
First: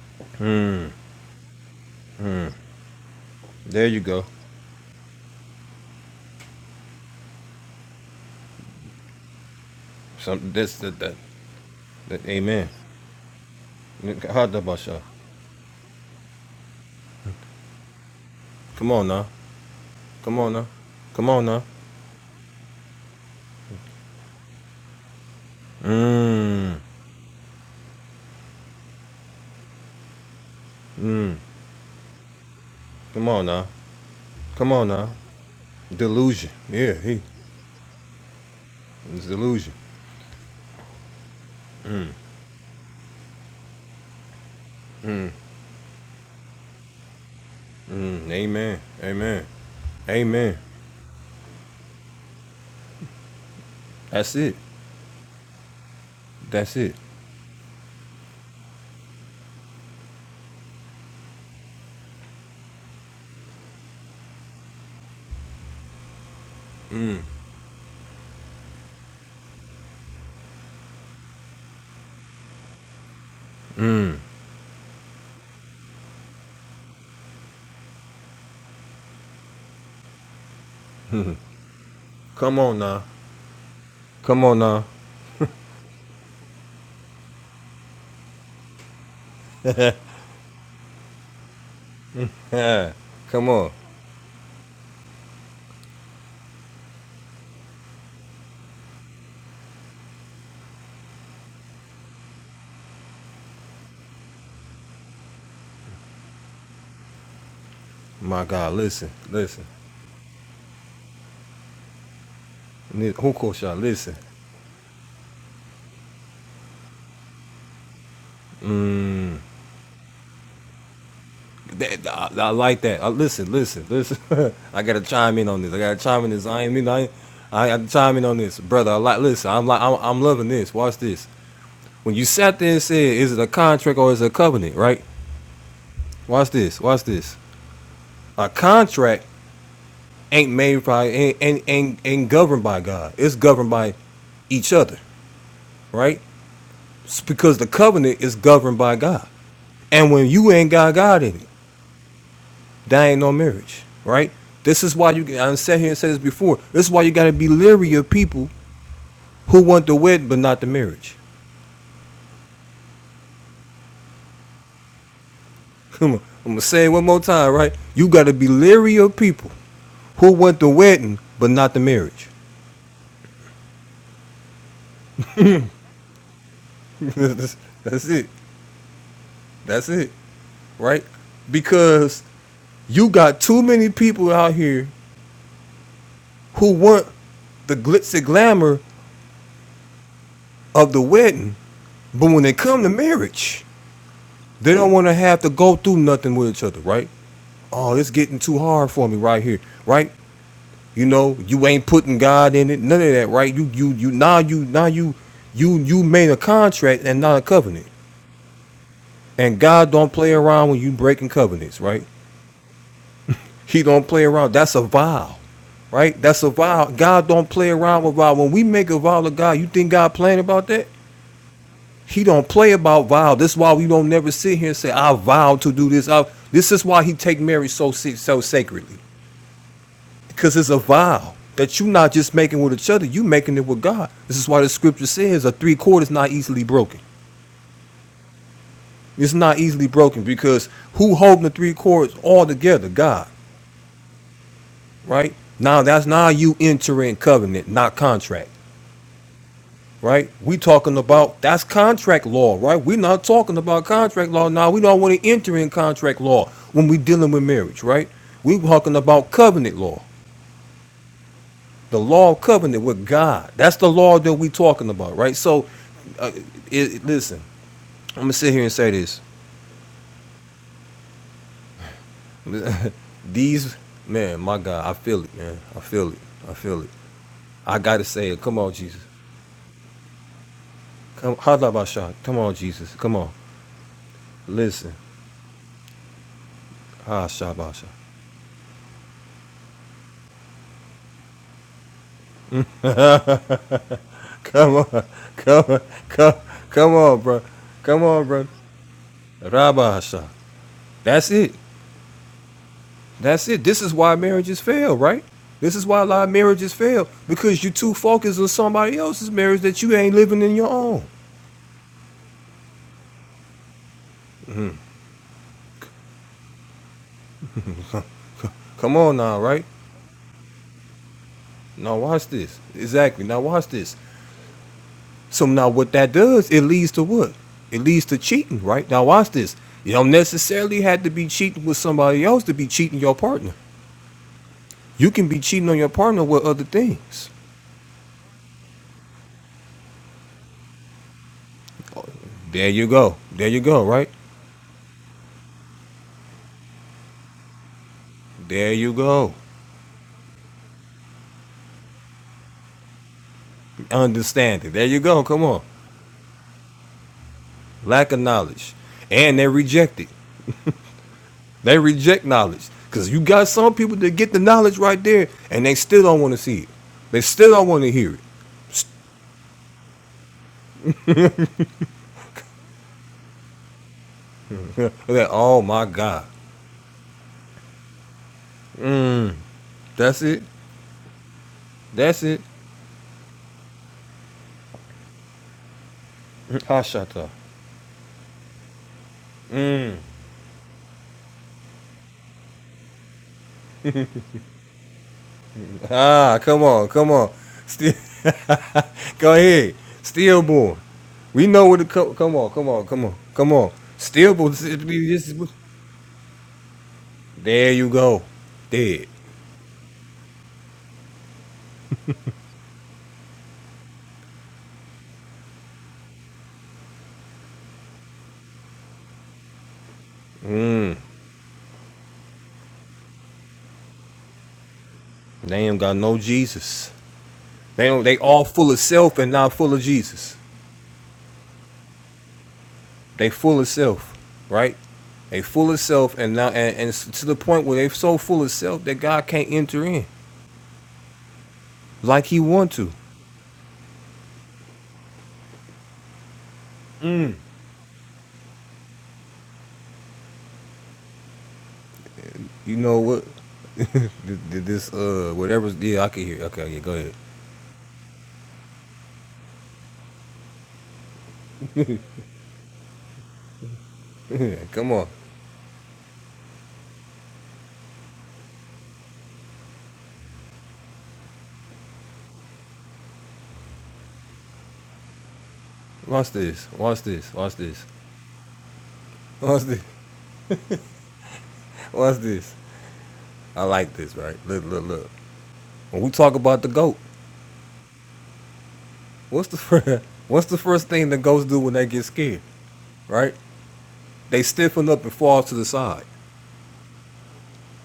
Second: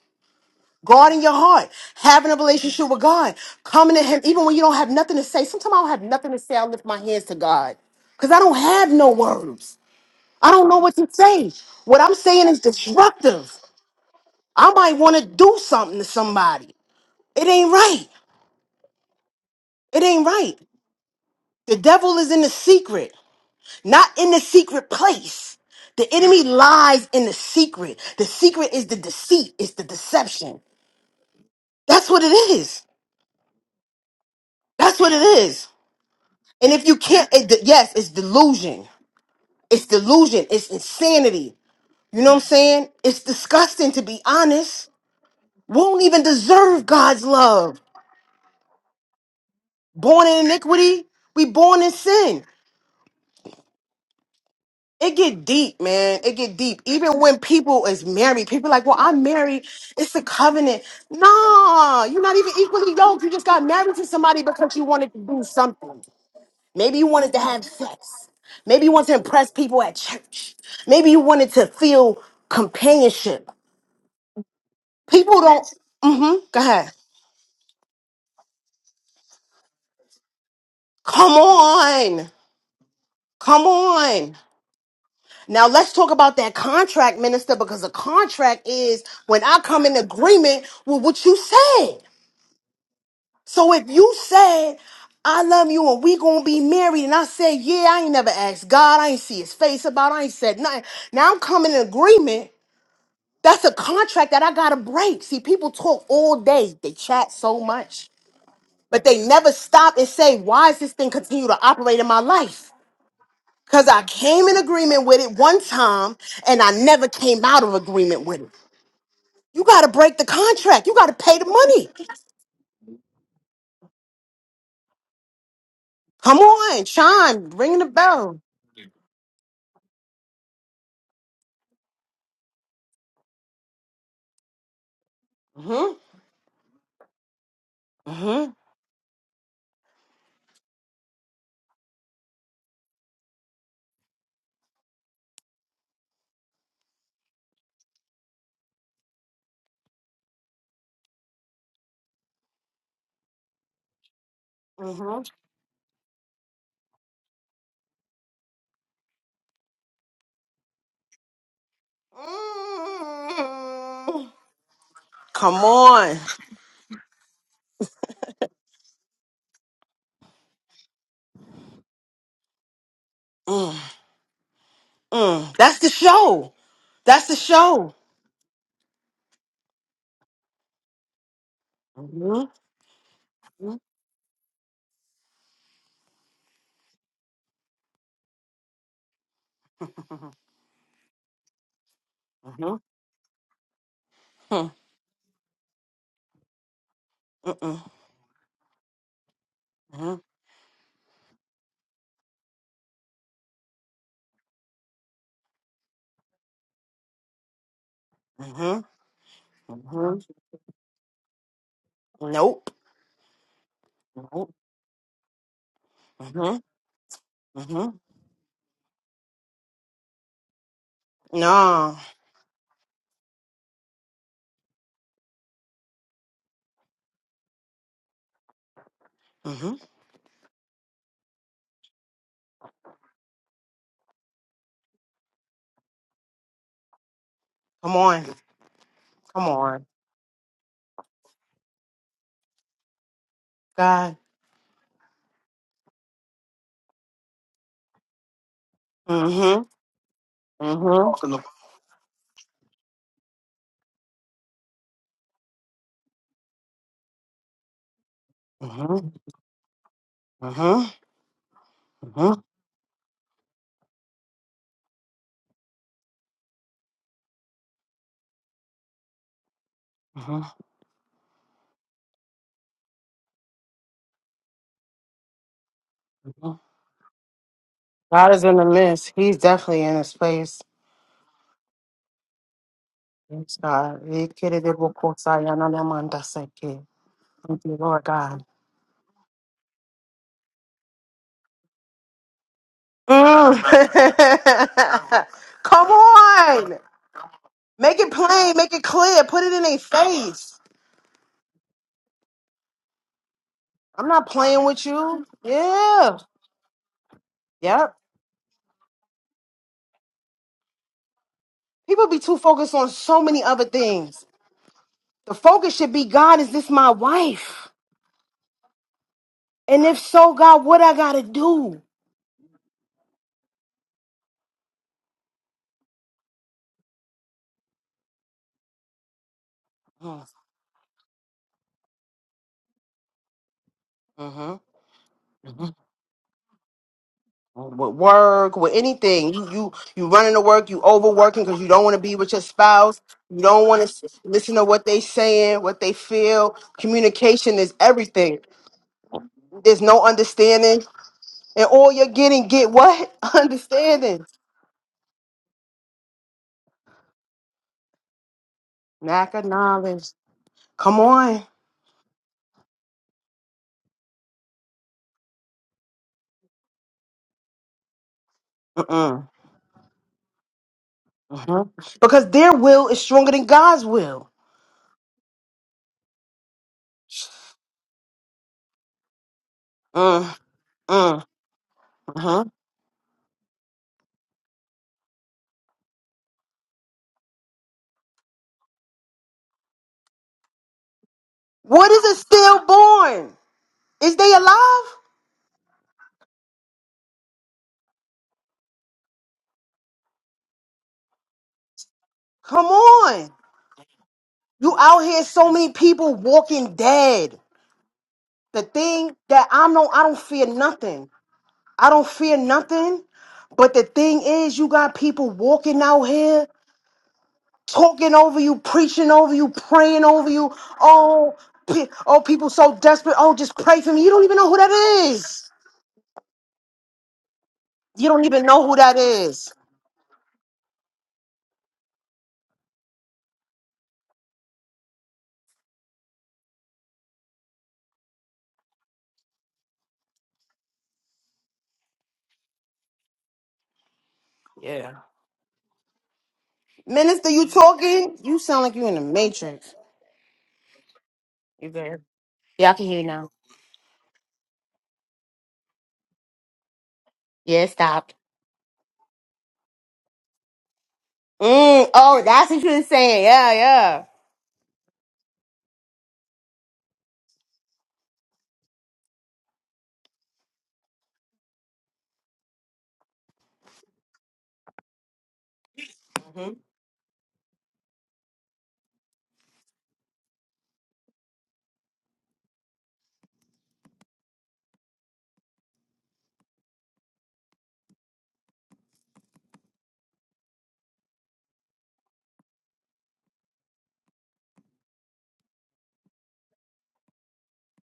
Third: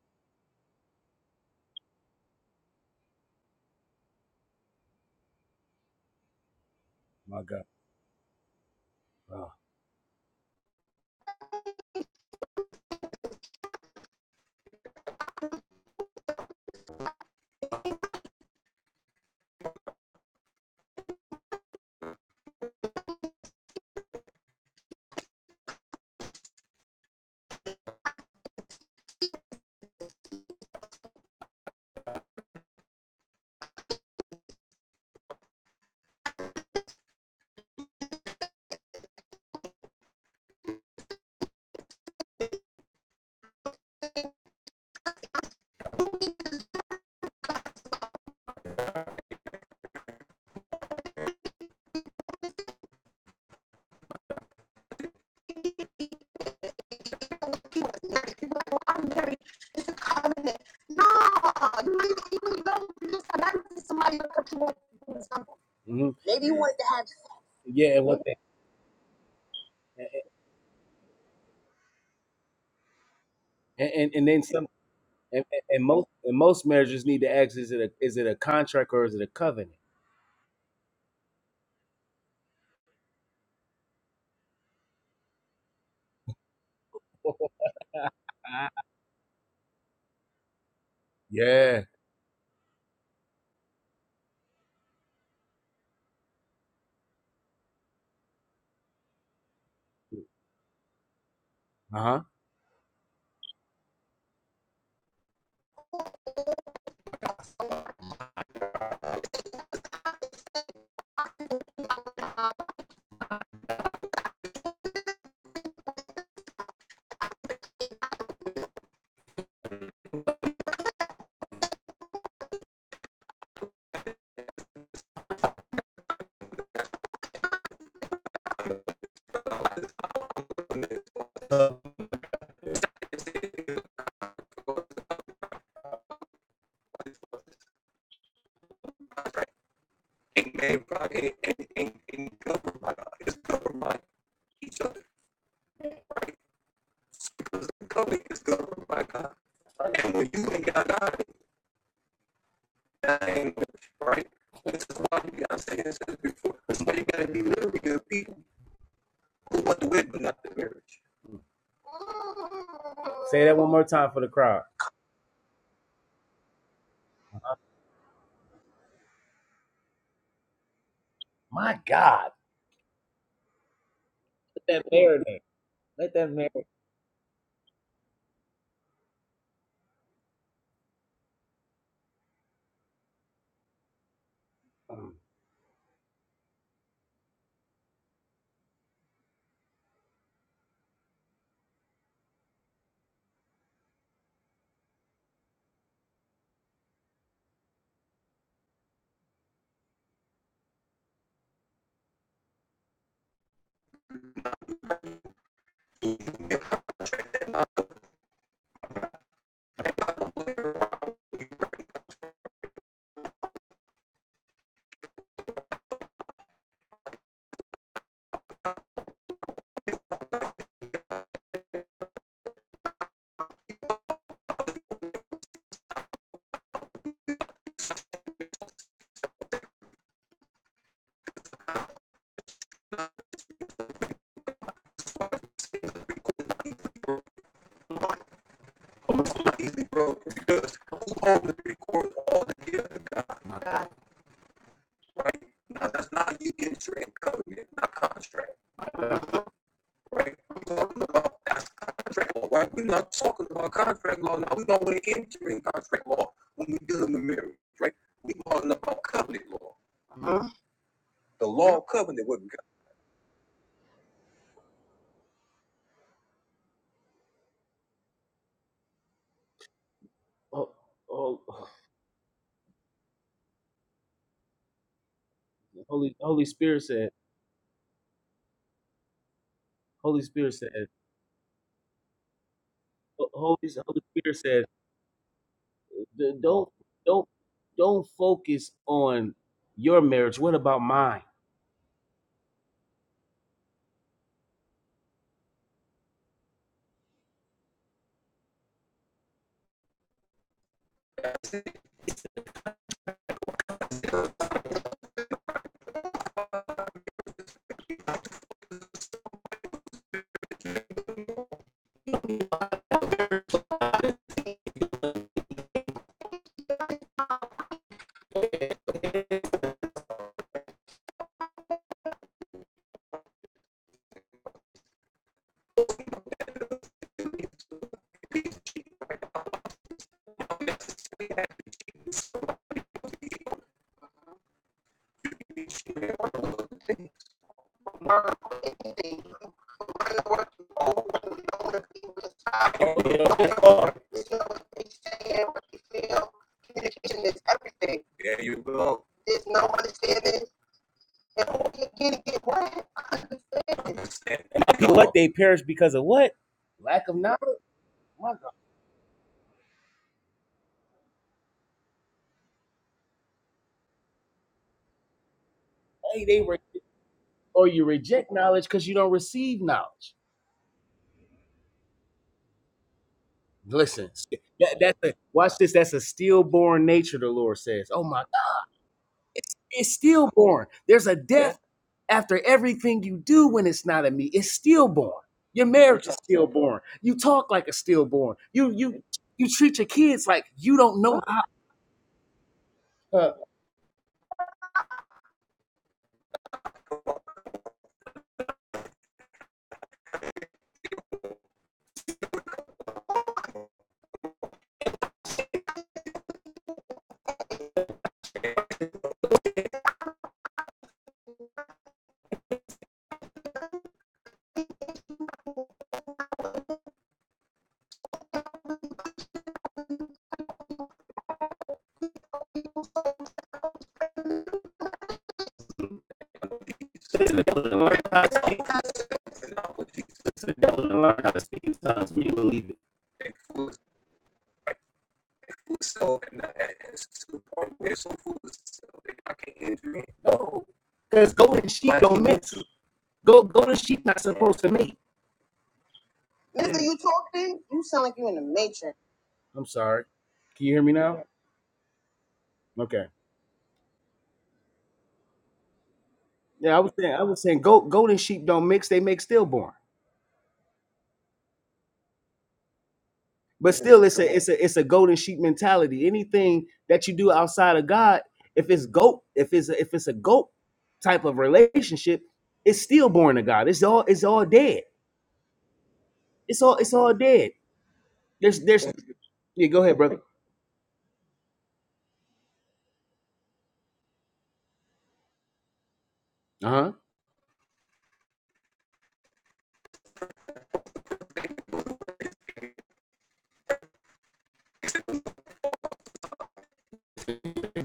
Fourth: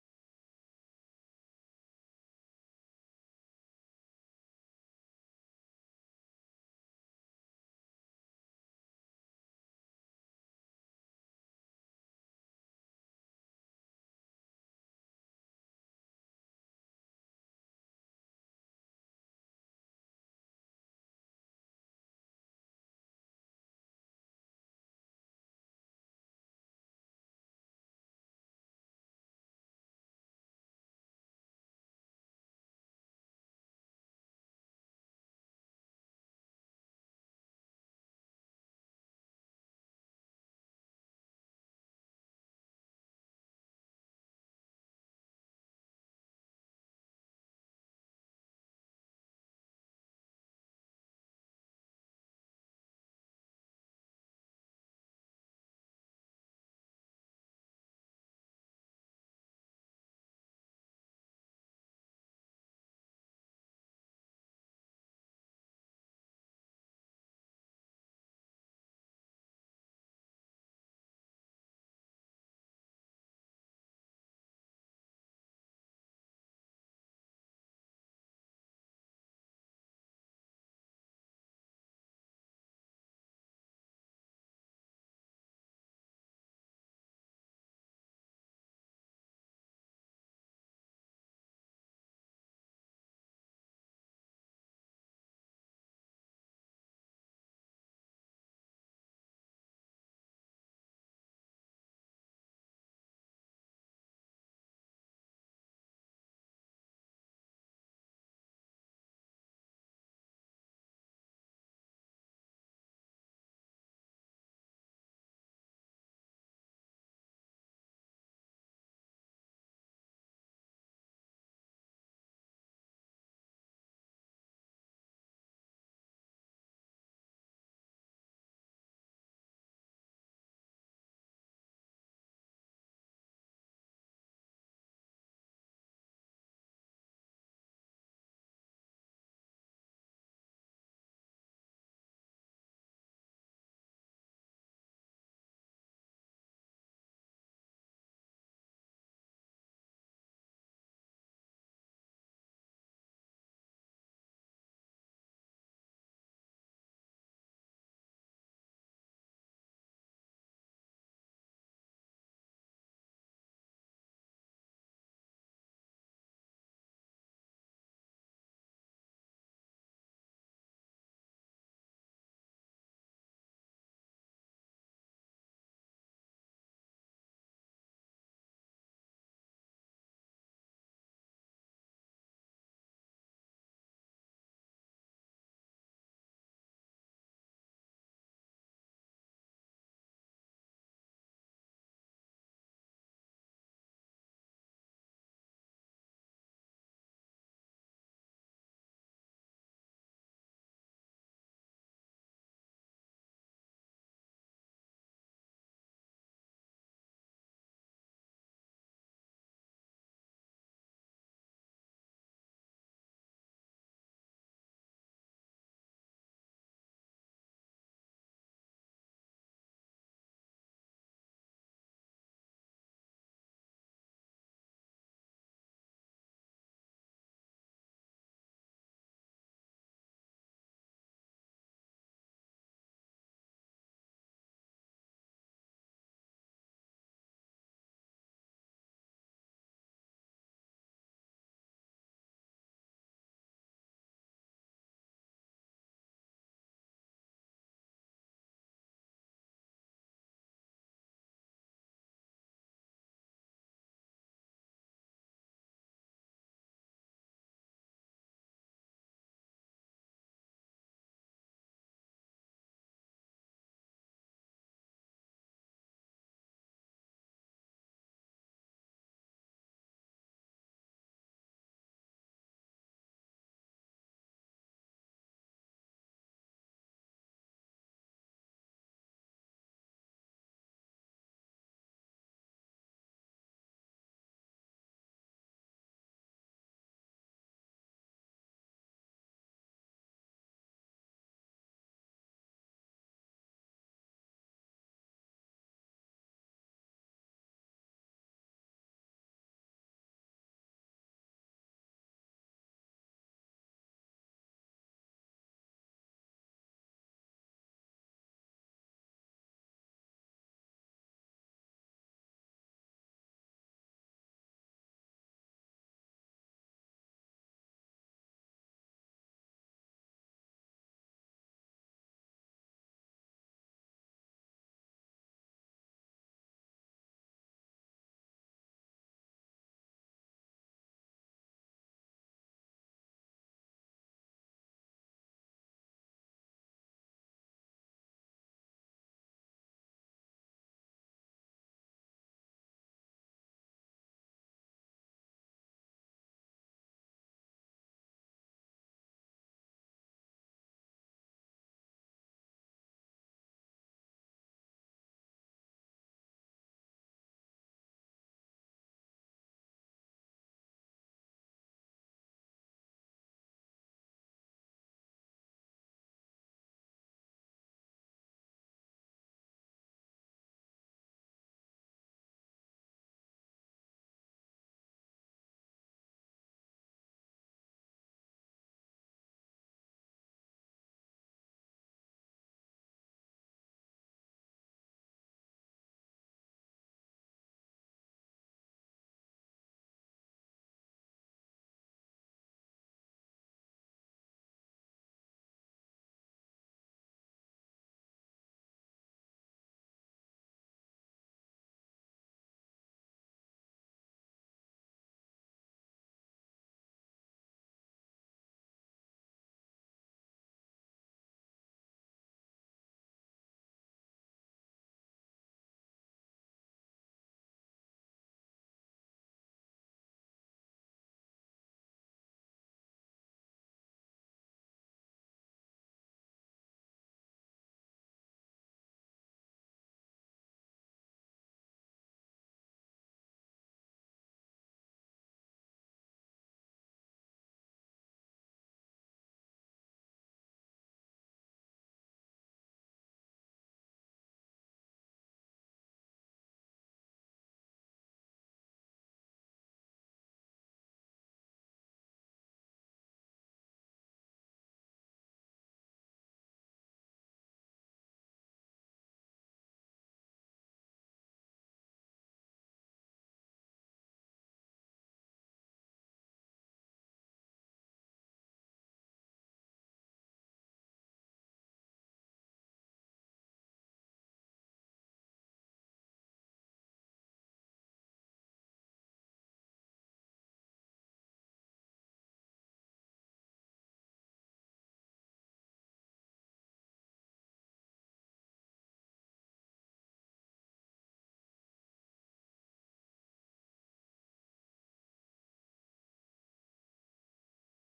[SPEAKER 1] Mm,
[SPEAKER 3] Guarding your heart, having a relationship with God,
[SPEAKER 1] there
[SPEAKER 3] coming
[SPEAKER 1] you
[SPEAKER 3] to Him
[SPEAKER 1] go.
[SPEAKER 3] even when you don't have nothing to say. Sometimes I don't have nothing to say. I lift my hands to
[SPEAKER 2] My God.
[SPEAKER 3] God because I don't have no
[SPEAKER 2] Wow.
[SPEAKER 3] words. I
[SPEAKER 1] Some
[SPEAKER 3] don't
[SPEAKER 1] this
[SPEAKER 3] know what
[SPEAKER 1] that
[SPEAKER 3] to
[SPEAKER 1] that,
[SPEAKER 3] say. What I'm
[SPEAKER 1] that
[SPEAKER 3] saying is
[SPEAKER 1] amen.
[SPEAKER 3] destructive.
[SPEAKER 1] Hard to
[SPEAKER 3] I
[SPEAKER 1] bust
[SPEAKER 3] might want to do something to somebody. It ain't right.
[SPEAKER 1] Come on now.
[SPEAKER 3] It ain't
[SPEAKER 1] Come on
[SPEAKER 3] right.
[SPEAKER 1] now. Come on now.
[SPEAKER 3] The devil is in the secret, not in the secret place. The enemy
[SPEAKER 1] Mm.
[SPEAKER 3] lies in the secret. The secret is the deceit, it's the deception. That's what it is.
[SPEAKER 1] Come on now. Come on
[SPEAKER 3] That's
[SPEAKER 1] now.
[SPEAKER 3] what it is.
[SPEAKER 1] Delusion.
[SPEAKER 3] And if
[SPEAKER 1] Yeah,
[SPEAKER 3] you
[SPEAKER 1] he.
[SPEAKER 3] can't, it, yes, it's delusion.
[SPEAKER 1] It's delusion.
[SPEAKER 3] It's delusion. It's insanity. You know what I'm saying? It's disgusting to be honest. We do not even deserve God's love.
[SPEAKER 1] Mm, amen. Amen.
[SPEAKER 3] Born in
[SPEAKER 1] Amen.
[SPEAKER 3] iniquity, we born in sin.
[SPEAKER 1] That's it.
[SPEAKER 3] it get deep, man. It get
[SPEAKER 1] That's
[SPEAKER 3] deep.
[SPEAKER 1] it.
[SPEAKER 3] Even when people is married, people like, well, I'm married. It's a covenant. Nah, you're not even equally yoked. You just got married to somebody because you wanted to do something.
[SPEAKER 2] hmm
[SPEAKER 3] Maybe you wanted to have
[SPEAKER 2] Yeah. And what?
[SPEAKER 3] sex. Maybe you wanted to impress people at church. Maybe you wanted to feel companionship.
[SPEAKER 2] And, and and then some.
[SPEAKER 3] People
[SPEAKER 2] And, and
[SPEAKER 3] don't.
[SPEAKER 2] and most and
[SPEAKER 3] Mm-hmm. Go
[SPEAKER 2] most
[SPEAKER 3] ahead.
[SPEAKER 2] marriages need to ask: Is it a is it a contract or is it a covenant?
[SPEAKER 3] Come on.
[SPEAKER 1] Come on now.
[SPEAKER 3] Come on.
[SPEAKER 1] Come on now.
[SPEAKER 3] Now let's talk about that contract, minister, because a contract is when I come in agreement with what you
[SPEAKER 2] yeah.
[SPEAKER 3] said.
[SPEAKER 1] Yeah. Come on.
[SPEAKER 3] So if you said, I love you and we gonna be married, and I said, Yeah, I ain't never asked God, I ain't see his face about, it, I ain't said nothing. Now I'm coming in
[SPEAKER 2] Uh huh.
[SPEAKER 3] agreement. That's a contract that I gotta break. See, people talk all day, they chat so much,
[SPEAKER 1] My God,
[SPEAKER 3] but
[SPEAKER 1] listen.
[SPEAKER 3] they never
[SPEAKER 1] Listen.
[SPEAKER 3] stop and say, Why is this thing continue to operate in my life?
[SPEAKER 1] Ni- Huko Sha,
[SPEAKER 3] Because I
[SPEAKER 1] listen.
[SPEAKER 3] came in agreement with it one time and I never came out of agreement with it.
[SPEAKER 1] Mm,
[SPEAKER 3] You got to break the contract. You got to pay the money.
[SPEAKER 1] that, I, I like that. I, listen, listen, listen. I gotta chime in on this. I gotta chime in
[SPEAKER 3] Come
[SPEAKER 1] this. I ain't
[SPEAKER 3] on,
[SPEAKER 1] mean. I, ain't-
[SPEAKER 3] chime,
[SPEAKER 1] I
[SPEAKER 3] ring the
[SPEAKER 1] gotta chime in on
[SPEAKER 3] bell.
[SPEAKER 1] this, brother. I like. Listen, I'm like. I'm, I'm loving this. Watch this. When you sat there and said, "Is it a contract or is it a covenant?" Right.
[SPEAKER 3] hmm
[SPEAKER 1] Watch this. Watch this.
[SPEAKER 3] hmm
[SPEAKER 1] A contract ain't made by ain't ain't, ain't, ain't governed by God. It's governed by each other. Right. It's because the covenant is governed by God. And when you ain't got God in it, dying on marriage, right? This is why
[SPEAKER 3] hmm
[SPEAKER 1] you. I sat here and said this before. This is why you got to be leery of people who want the wedding but not the marriage.
[SPEAKER 2] Say that one more time for the crowd.
[SPEAKER 3] Come on.
[SPEAKER 1] I'm gonna say it one more time, right? You got to be leery of people who want the wedding but not
[SPEAKER 2] My
[SPEAKER 1] the marriage.
[SPEAKER 2] God.
[SPEAKER 3] Mm,
[SPEAKER 2] Put that there. in there.
[SPEAKER 3] mm. That's the show. That's the
[SPEAKER 1] that's,
[SPEAKER 3] show.
[SPEAKER 1] that's it. That's it, right? Because
[SPEAKER 3] hmm
[SPEAKER 1] you got too many people out here who want the glitz and glamour of the wedding, but when they
[SPEAKER 3] Mhm.
[SPEAKER 1] come to marriage,
[SPEAKER 3] Hmm.
[SPEAKER 1] they don't want to have to go through nothing with each other, right?
[SPEAKER 3] Mm-mm.
[SPEAKER 1] oh, it's getting too hard for me right here, right?
[SPEAKER 3] Mhm.
[SPEAKER 1] You know, you ain't putting God in it, none of that, right? You you you now you now you you you made a contract and not a covenant.
[SPEAKER 3] Mhm.
[SPEAKER 1] And God don't
[SPEAKER 3] Mhm.
[SPEAKER 1] play around when you breaking covenants, right?
[SPEAKER 3] Nope.
[SPEAKER 1] He don't play
[SPEAKER 3] Nope.
[SPEAKER 1] around. That's a vow, right? That's a
[SPEAKER 3] Mhm.
[SPEAKER 1] vow. God don't play
[SPEAKER 3] Mhm.
[SPEAKER 1] around with vow. When we make a vow to God, you think God playing about that?
[SPEAKER 3] No.
[SPEAKER 1] He don't play about vow. That's why we don't never sit here and say, I vow to do this. I, this is why he take Mary so si-, so sacredly.
[SPEAKER 3] Mhm.
[SPEAKER 1] Because it's a vow that you're not just making with each other, you are making it with God. This is why the scripture says a three chord is not easily broken.
[SPEAKER 3] Come on.
[SPEAKER 1] It's
[SPEAKER 3] Come
[SPEAKER 1] not
[SPEAKER 3] on,
[SPEAKER 1] easily broken because who holding the three chords all together? God,
[SPEAKER 3] God.
[SPEAKER 1] right? Now that's now you entering covenant, not contract,
[SPEAKER 3] Mm-hmm.
[SPEAKER 1] right? We talking
[SPEAKER 3] Mm-hmm.
[SPEAKER 1] about that's contract law, right? we are not talking about contract law now. We don't want to enter in contract law when we dealing with marriage, right? We talking
[SPEAKER 3] Mm-hmm. Mm-hmm.
[SPEAKER 1] about covenant law.
[SPEAKER 3] Mm-hmm.
[SPEAKER 1] the law of covenant with God. That's the law that we talking about, right? So, uh, it, it- listen, I'm gonna sit here and say this:
[SPEAKER 3] hmm
[SPEAKER 2] Oh, oh,
[SPEAKER 1] these man, my God, I feel it, man. I feel
[SPEAKER 2] Holy
[SPEAKER 1] it.
[SPEAKER 2] Holy
[SPEAKER 1] I feel
[SPEAKER 2] Spirit
[SPEAKER 1] it.
[SPEAKER 2] said.
[SPEAKER 1] I gotta say
[SPEAKER 3] God
[SPEAKER 1] it.
[SPEAKER 3] is in
[SPEAKER 1] Come
[SPEAKER 3] the
[SPEAKER 1] on, Jesus.
[SPEAKER 3] midst. He's definitely in his
[SPEAKER 2] Holy Spirit
[SPEAKER 3] place.
[SPEAKER 2] said.
[SPEAKER 1] Come, Hadabasha. Come on, Jesus. Come on.
[SPEAKER 2] Holy
[SPEAKER 3] Yes,
[SPEAKER 2] Holy
[SPEAKER 3] God.
[SPEAKER 2] Spirit said.
[SPEAKER 1] Listen,
[SPEAKER 2] The, don't
[SPEAKER 3] Ikerere-boko-sayananamandaseke.
[SPEAKER 2] don't
[SPEAKER 3] Thank you,
[SPEAKER 1] Hashabasha.
[SPEAKER 3] Lord
[SPEAKER 2] don't
[SPEAKER 3] God.
[SPEAKER 2] focus on your marriage. What about mine?
[SPEAKER 3] Mm.
[SPEAKER 1] Come on, come on,
[SPEAKER 3] Come
[SPEAKER 1] come,
[SPEAKER 3] on.
[SPEAKER 1] come on, bro.
[SPEAKER 3] Make
[SPEAKER 1] Come
[SPEAKER 3] it
[SPEAKER 1] on, bro.
[SPEAKER 3] plain. Make it clear. Put it in their
[SPEAKER 1] Rabasha.
[SPEAKER 3] face.
[SPEAKER 1] That's it. That's it. This is
[SPEAKER 3] I'm
[SPEAKER 1] why
[SPEAKER 3] not
[SPEAKER 1] marriages
[SPEAKER 3] playing with
[SPEAKER 1] fail, right?
[SPEAKER 3] you.
[SPEAKER 1] This is why a
[SPEAKER 3] Yeah.
[SPEAKER 1] lot of marriages fail because you're
[SPEAKER 3] Yep.
[SPEAKER 1] too focused on somebody else's marriage that you ain't living in your own.
[SPEAKER 3] People be too focused on so many other things. The focus should be God, is this my wife?
[SPEAKER 1] Come on now, right?
[SPEAKER 3] And if so, God, what I gotta do?
[SPEAKER 1] Now watch this. Exactly. Now watch this. So now what that does, it leads to what? It leads to cheating, right? Now watch this. You don't necessarily have to be cheating with somebody else to be cheating your partner.
[SPEAKER 3] Mm-hmm.
[SPEAKER 1] You can be
[SPEAKER 3] hmm
[SPEAKER 1] cheating on your partner with other things.
[SPEAKER 3] With work, with anything, you you you running to work, you overworking because you don't want to be with your
[SPEAKER 1] There you
[SPEAKER 3] spouse.
[SPEAKER 1] go.
[SPEAKER 3] You
[SPEAKER 1] There you
[SPEAKER 3] don't
[SPEAKER 1] go,
[SPEAKER 3] want to
[SPEAKER 1] right?
[SPEAKER 3] listen to what they saying, what they feel. Communication is everything.
[SPEAKER 1] There you go.
[SPEAKER 3] There's no understanding, and all you're getting get what understanding,
[SPEAKER 1] Understand it. There you go.
[SPEAKER 2] They
[SPEAKER 1] Come on.
[SPEAKER 2] perish because of what? Lack of knowledge.
[SPEAKER 1] lack of
[SPEAKER 2] My God.
[SPEAKER 1] knowledge,
[SPEAKER 3] lack
[SPEAKER 1] and
[SPEAKER 3] of
[SPEAKER 1] they reject it.
[SPEAKER 3] knowledge. Come on,
[SPEAKER 1] They reject knowledge because you got some people that get the knowledge right there, and they still don't
[SPEAKER 2] Hey,
[SPEAKER 1] want to
[SPEAKER 2] they re-
[SPEAKER 1] see it. They still
[SPEAKER 2] or
[SPEAKER 1] don't want
[SPEAKER 2] you
[SPEAKER 1] to hear it.
[SPEAKER 2] reject knowledge because
[SPEAKER 1] St-
[SPEAKER 2] you don't
[SPEAKER 3] Mm-mm.
[SPEAKER 2] receive knowledge.
[SPEAKER 3] Mhm. because their will is stronger than God's
[SPEAKER 2] Listen,
[SPEAKER 3] will.
[SPEAKER 2] that, that's a,
[SPEAKER 1] They're like,
[SPEAKER 2] watch
[SPEAKER 1] oh
[SPEAKER 2] this.
[SPEAKER 1] my
[SPEAKER 2] That's a
[SPEAKER 1] God,
[SPEAKER 2] stillborn nature. The Lord says, "Oh my God, it's, it's
[SPEAKER 1] that's
[SPEAKER 3] Mm,
[SPEAKER 1] it,
[SPEAKER 2] stillborn. There's a
[SPEAKER 3] mm,
[SPEAKER 2] death
[SPEAKER 1] that's
[SPEAKER 2] after
[SPEAKER 1] it.
[SPEAKER 3] mhm.
[SPEAKER 2] everything you do when it's not of me. It's stillborn. Your marriage is stillborn. You
[SPEAKER 1] Hashata.
[SPEAKER 2] talk like a stillborn. You you you treat your
[SPEAKER 1] Mm.
[SPEAKER 2] kids like you don't know how.
[SPEAKER 3] What is a stillborn?
[SPEAKER 2] Uh,
[SPEAKER 3] Is they alive?
[SPEAKER 1] Ah, come on, come on. Still, go ahead. Stillborn. We know what. it co- come on,
[SPEAKER 3] Come
[SPEAKER 1] come on, come on,
[SPEAKER 3] on.
[SPEAKER 1] come on. Stillborn.
[SPEAKER 3] You out here so many people walking dead.
[SPEAKER 1] There you go.
[SPEAKER 3] The
[SPEAKER 1] Dead.
[SPEAKER 3] thing that I'm no I don't fear nothing. I don't fear nothing. But the thing is you got people walking out here talking over you, preaching over you, praying over you.
[SPEAKER 1] Mm.
[SPEAKER 3] Oh, pe- oh people so desperate. Oh, just pray for me. You don't even know who that is.
[SPEAKER 1] They ain't got no Jesus. They don't,
[SPEAKER 3] You
[SPEAKER 1] they
[SPEAKER 3] don't even
[SPEAKER 1] all
[SPEAKER 3] know
[SPEAKER 1] full
[SPEAKER 3] who
[SPEAKER 1] of
[SPEAKER 3] that
[SPEAKER 1] self and
[SPEAKER 3] is.
[SPEAKER 1] not full of Jesus. They full of self, right? They full of self and now and, and to the point where they so full of self that God can't enter in
[SPEAKER 2] Because golden sheep,
[SPEAKER 1] like He want to.
[SPEAKER 2] go golden sheep not supposed to
[SPEAKER 3] Yeah,
[SPEAKER 2] mate.
[SPEAKER 3] Minister,
[SPEAKER 1] Mm.
[SPEAKER 3] you talking? You sound like you in the
[SPEAKER 2] I'm
[SPEAKER 3] matrix.
[SPEAKER 2] sorry. Can you hear me now?
[SPEAKER 3] you there? Yeah, I
[SPEAKER 1] You
[SPEAKER 3] can hear
[SPEAKER 1] know
[SPEAKER 2] Okay.
[SPEAKER 3] you
[SPEAKER 1] what?
[SPEAKER 3] now.
[SPEAKER 1] this uh whatever's yeah I can hear. Okay,
[SPEAKER 2] Yeah, I
[SPEAKER 1] yeah,
[SPEAKER 2] was
[SPEAKER 1] go
[SPEAKER 2] saying I was saying
[SPEAKER 3] Yeah, it
[SPEAKER 2] go,
[SPEAKER 3] stopped.
[SPEAKER 2] golden sheep don't mix, they make stillborn.
[SPEAKER 3] Mm, oh, that's what you were saying. Yeah,
[SPEAKER 2] But still
[SPEAKER 3] yeah.
[SPEAKER 2] it's a it's a
[SPEAKER 1] ahead.
[SPEAKER 2] it's a
[SPEAKER 1] Come on,
[SPEAKER 2] golden sheep mentality. Anything that you do outside of God, if it's goat, if it's a, if it's a goat type of relationship, it's stillborn to God. It's all it's all dead.
[SPEAKER 1] watch
[SPEAKER 2] It's
[SPEAKER 3] Mm-hmm.
[SPEAKER 1] this,
[SPEAKER 2] all it's
[SPEAKER 1] watch
[SPEAKER 2] all
[SPEAKER 1] this,
[SPEAKER 2] dead.
[SPEAKER 1] watch this,
[SPEAKER 2] There's there's
[SPEAKER 1] watch
[SPEAKER 2] yeah, go
[SPEAKER 1] this,
[SPEAKER 2] ahead, brother.
[SPEAKER 1] watch this. I like this, right? Look, look, look. When we talk about the
[SPEAKER 2] Uh-huh.
[SPEAKER 1] goat, what's the first, what's the first thing the goats do when they get scared? Right? They stiffen up and fall to the side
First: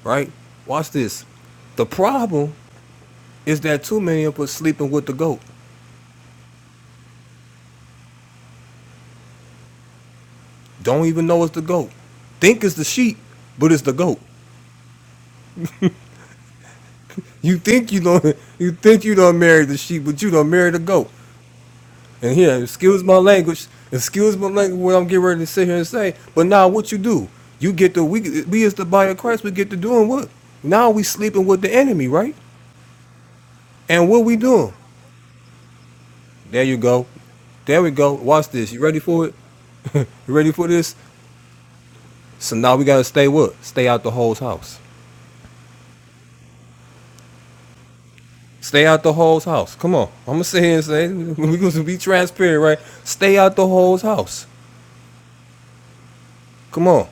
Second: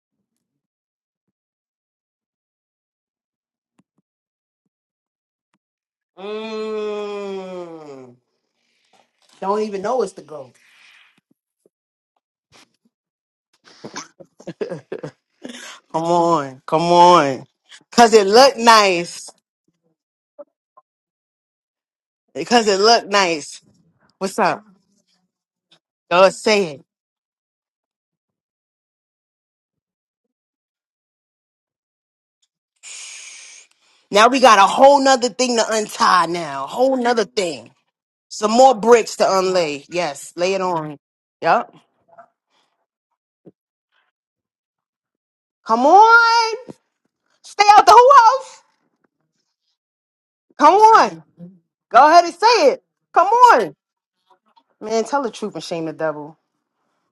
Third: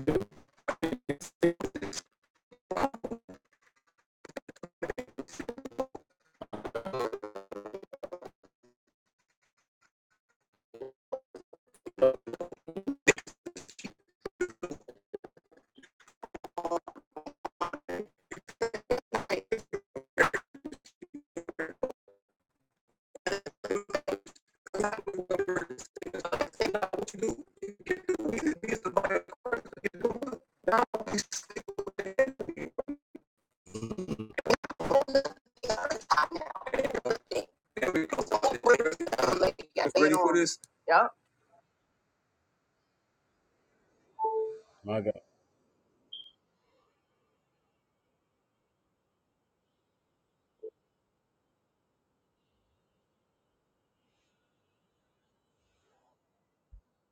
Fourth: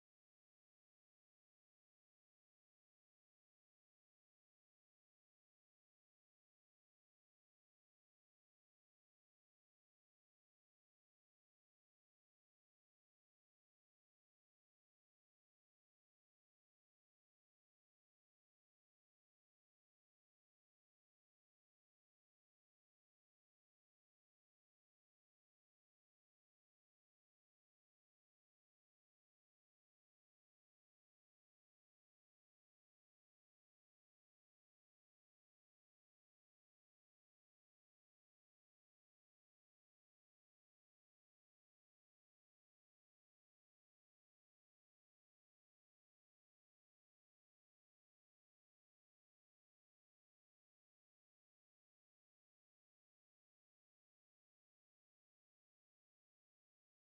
[SPEAKER 1] right? Watch this. The problem is that too many of us sleeping with the goat.
[SPEAKER 3] Mm. Don't even know it's the goat.
[SPEAKER 1] Don't even know it's the goat. Think it's the sheep, but it's the goat.
[SPEAKER 3] Come on, come on.
[SPEAKER 1] You think you
[SPEAKER 3] Cause
[SPEAKER 1] don't
[SPEAKER 3] it looked
[SPEAKER 1] you think you
[SPEAKER 3] nice.
[SPEAKER 1] don't marry the sheep, but you don't marry the goat. And here,
[SPEAKER 3] Because it
[SPEAKER 1] excuse
[SPEAKER 3] looked
[SPEAKER 1] my
[SPEAKER 3] nice.
[SPEAKER 1] language, excuse
[SPEAKER 3] What's
[SPEAKER 1] my
[SPEAKER 3] up?
[SPEAKER 1] language what I'm getting ready to sit here and say.
[SPEAKER 3] Go
[SPEAKER 1] But now
[SPEAKER 3] say it.
[SPEAKER 1] what you do? You get to we we as the body of Christ, we get to doing what? Now we sleeping with the enemy, right? And what
[SPEAKER 3] Now
[SPEAKER 1] we
[SPEAKER 3] we got a
[SPEAKER 1] doing?
[SPEAKER 3] whole nother thing to untie
[SPEAKER 1] There
[SPEAKER 3] now.
[SPEAKER 1] you
[SPEAKER 3] Whole
[SPEAKER 1] go.
[SPEAKER 3] nother thing.
[SPEAKER 1] There we go.
[SPEAKER 3] Some
[SPEAKER 1] Watch this.
[SPEAKER 3] more
[SPEAKER 1] You ready
[SPEAKER 3] bricks to
[SPEAKER 1] for it?
[SPEAKER 3] unlay. Yes,
[SPEAKER 1] You ready
[SPEAKER 3] lay it
[SPEAKER 1] for this?
[SPEAKER 3] on. Yep.
[SPEAKER 1] So now we gotta stay what? Stay out the hole's house.
[SPEAKER 2] My God.
[SPEAKER 3] Come on. Stay out the who house.
[SPEAKER 1] Stay out the hole's house. Come on. I'm gonna sit
[SPEAKER 3] Come
[SPEAKER 1] here and say
[SPEAKER 3] on.
[SPEAKER 1] we are gonna be
[SPEAKER 3] Go ahead and
[SPEAKER 1] transparent,
[SPEAKER 3] say
[SPEAKER 1] right?
[SPEAKER 3] it. Come
[SPEAKER 1] Stay out the
[SPEAKER 3] on.
[SPEAKER 1] hole's house.
[SPEAKER 3] Man, tell the truth and shame the devil.
[SPEAKER 1] Come on.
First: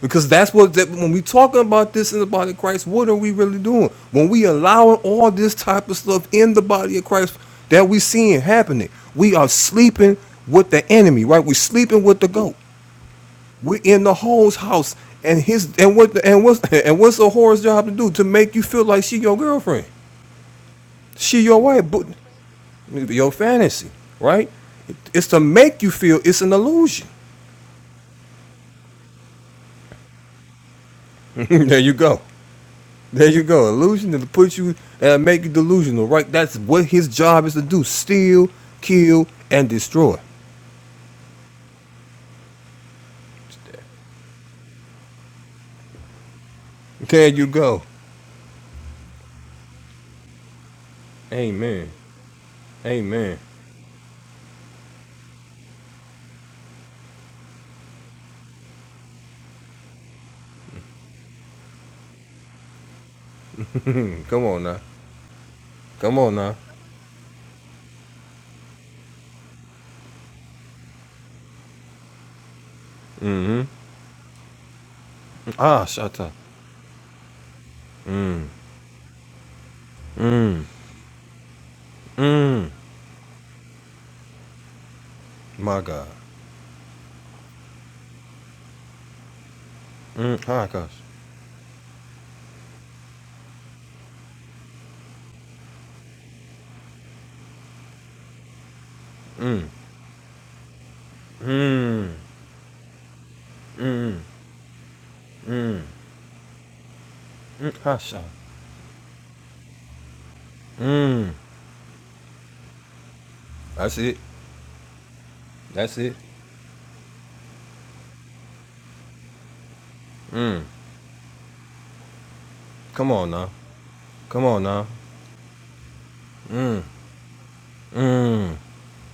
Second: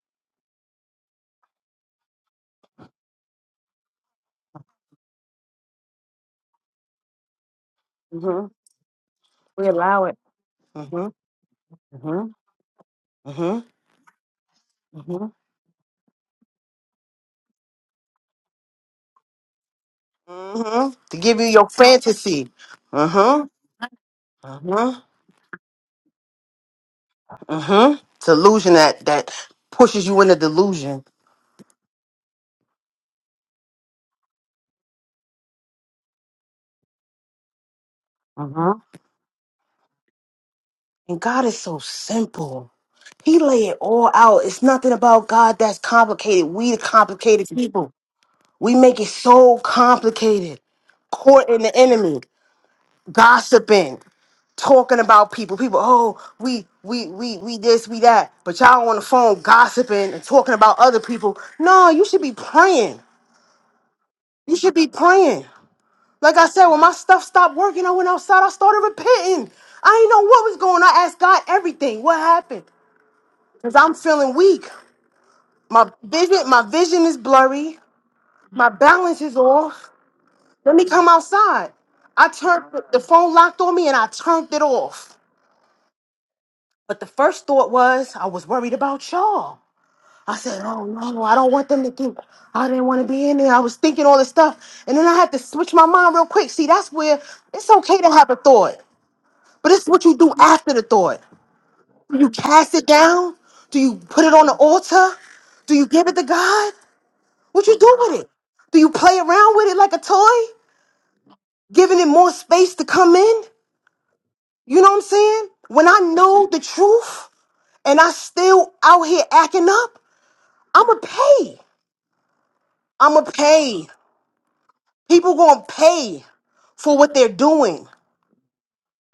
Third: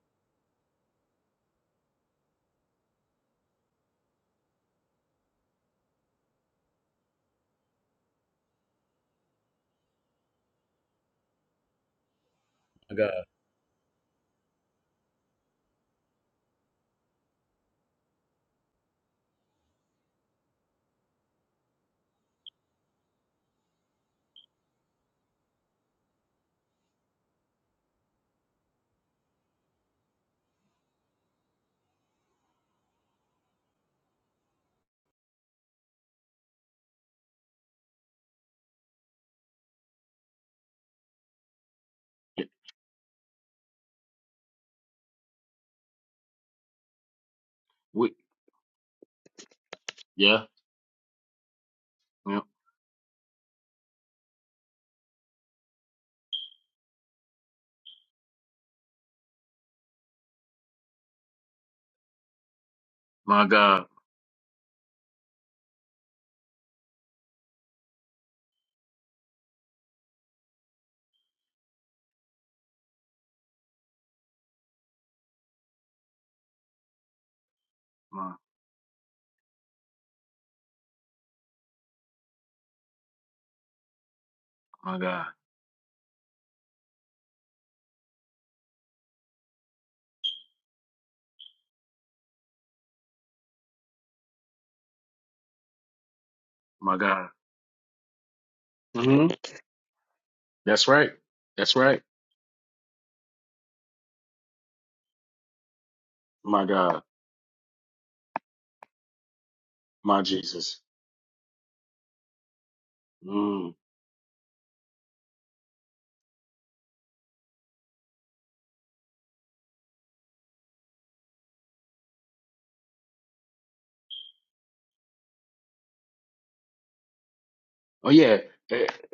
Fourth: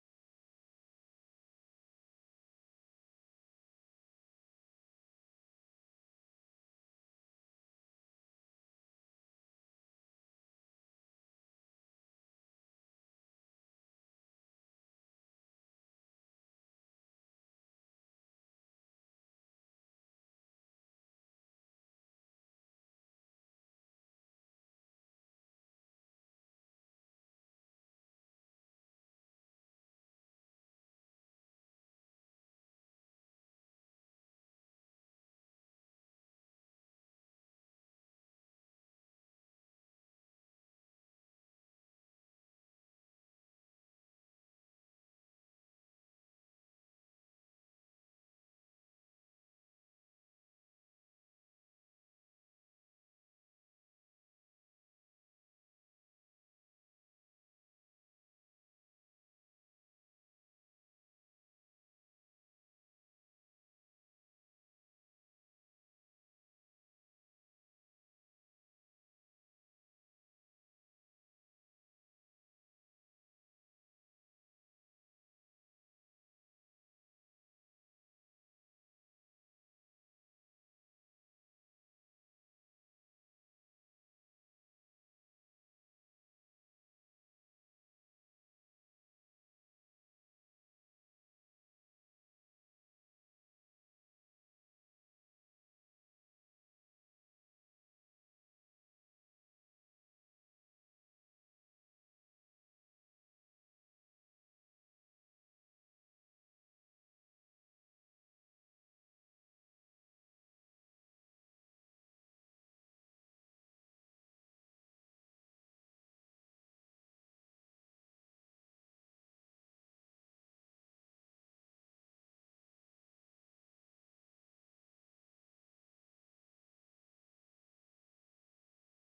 [SPEAKER 1] Because that's what that, when we talking about this in the body of Christ, what are we really doing? When we allowing all this type of stuff in the body of Christ that we seeing
[SPEAKER 3] hmm
[SPEAKER 1] happening, we are sleeping with the
[SPEAKER 3] Uh-huh.
[SPEAKER 1] enemy, right? We're sleeping with
[SPEAKER 3] Uh-huh.
[SPEAKER 1] the goat.
[SPEAKER 3] Uh-huh.
[SPEAKER 1] We're in the hole's house,
[SPEAKER 3] Uh-huh.
[SPEAKER 1] and his and what the, and what's and what's a whore's job to do to make you feel like she your girlfriend?
[SPEAKER 3] Uh-huh. To give
[SPEAKER 1] She
[SPEAKER 3] you
[SPEAKER 1] your
[SPEAKER 3] your
[SPEAKER 1] wife, but
[SPEAKER 3] fantasy.
[SPEAKER 1] your
[SPEAKER 3] Uh-huh.
[SPEAKER 1] fantasy, right?
[SPEAKER 3] Uh-huh.
[SPEAKER 1] It's to make you feel it's an illusion.
[SPEAKER 3] Uh-huh. Delusion that that pushes you into delusion.
[SPEAKER 1] there you go. There you go. Illusion to put you and make you delusional, right? That's what his job is to do: steal,
[SPEAKER 3] Uh-huh.
[SPEAKER 1] kill, and destroy.
[SPEAKER 3] And God is so simple. He lay it all out. It's nothing about God that's complicated. We the
[SPEAKER 1] There you
[SPEAKER 3] complicated
[SPEAKER 1] go.
[SPEAKER 3] people.
[SPEAKER 2] We,
[SPEAKER 3] We make it so
[SPEAKER 2] yeah,
[SPEAKER 3] complicated. Courting the
[SPEAKER 1] Amen.
[SPEAKER 3] enemy,
[SPEAKER 2] yeah.
[SPEAKER 1] Amen.
[SPEAKER 3] gossiping. talking about people. People, oh, we we we we this, we that. But y'all on the phone gossiping and talking about other people. No, you should be praying.
[SPEAKER 2] My God,
[SPEAKER 1] Come
[SPEAKER 3] You
[SPEAKER 1] on
[SPEAKER 3] should
[SPEAKER 1] now.
[SPEAKER 3] be praying.
[SPEAKER 1] Come on
[SPEAKER 3] Like I
[SPEAKER 1] now.
[SPEAKER 3] said, when my stuff stopped working, I went outside, I started repenting. I didn't know what was going on. I asked God everything. What happened?
[SPEAKER 1] hmm
[SPEAKER 3] Because I'm feeling weak.
[SPEAKER 1] Ah,
[SPEAKER 3] My
[SPEAKER 1] shut up.
[SPEAKER 3] vision, my vision is blurry.
[SPEAKER 2] my
[SPEAKER 1] Mm.
[SPEAKER 3] My balance is off.
[SPEAKER 1] Mm.
[SPEAKER 3] Let me come outside. I turned
[SPEAKER 1] Mm.
[SPEAKER 3] the phone locked on me and I turned it
[SPEAKER 2] my
[SPEAKER 3] off.
[SPEAKER 2] God,
[SPEAKER 1] My God.
[SPEAKER 3] But the first thought was I was worried about y'all. I
[SPEAKER 1] Mm.
[SPEAKER 3] said,
[SPEAKER 1] Hi,
[SPEAKER 3] oh
[SPEAKER 1] gosh.
[SPEAKER 3] no, I don't want them to think I didn't want to be in there. I was thinking all this stuff. And then I had to switch my mind real quick. See, that's
[SPEAKER 2] my
[SPEAKER 3] where
[SPEAKER 2] God.
[SPEAKER 3] it's okay to have a thought,
[SPEAKER 2] hmm
[SPEAKER 1] Mm.
[SPEAKER 3] but it's what you do after the
[SPEAKER 2] That's right.
[SPEAKER 3] thought.
[SPEAKER 2] That's right.
[SPEAKER 1] Mm.
[SPEAKER 3] Do you cast it down? Do you
[SPEAKER 1] Mm.
[SPEAKER 3] put it on the altar? Do
[SPEAKER 1] Mm.
[SPEAKER 3] you give it to
[SPEAKER 2] My
[SPEAKER 3] God?
[SPEAKER 2] God.
[SPEAKER 3] What
[SPEAKER 1] Mm.
[SPEAKER 3] you do with
[SPEAKER 1] Hasha.
[SPEAKER 3] it? Do you play around with it like a
[SPEAKER 2] My
[SPEAKER 3] toy?
[SPEAKER 2] Jesus.
[SPEAKER 1] Mm.
[SPEAKER 3] Giving it more space to come in?
[SPEAKER 2] Mm.
[SPEAKER 1] That's it.
[SPEAKER 3] You know what I'm saying? When
[SPEAKER 1] That's
[SPEAKER 3] I
[SPEAKER 1] it.
[SPEAKER 3] know the truth and I still out here acting up,
[SPEAKER 1] Mm.
[SPEAKER 3] I'ma pay.
[SPEAKER 1] Come
[SPEAKER 3] I'ma
[SPEAKER 1] on now.
[SPEAKER 3] pay.
[SPEAKER 1] Come on now.
[SPEAKER 3] People gonna pay
[SPEAKER 1] Mm.
[SPEAKER 3] for what they're doing.
[SPEAKER 2] Oh yeah.
[SPEAKER 1] Mm.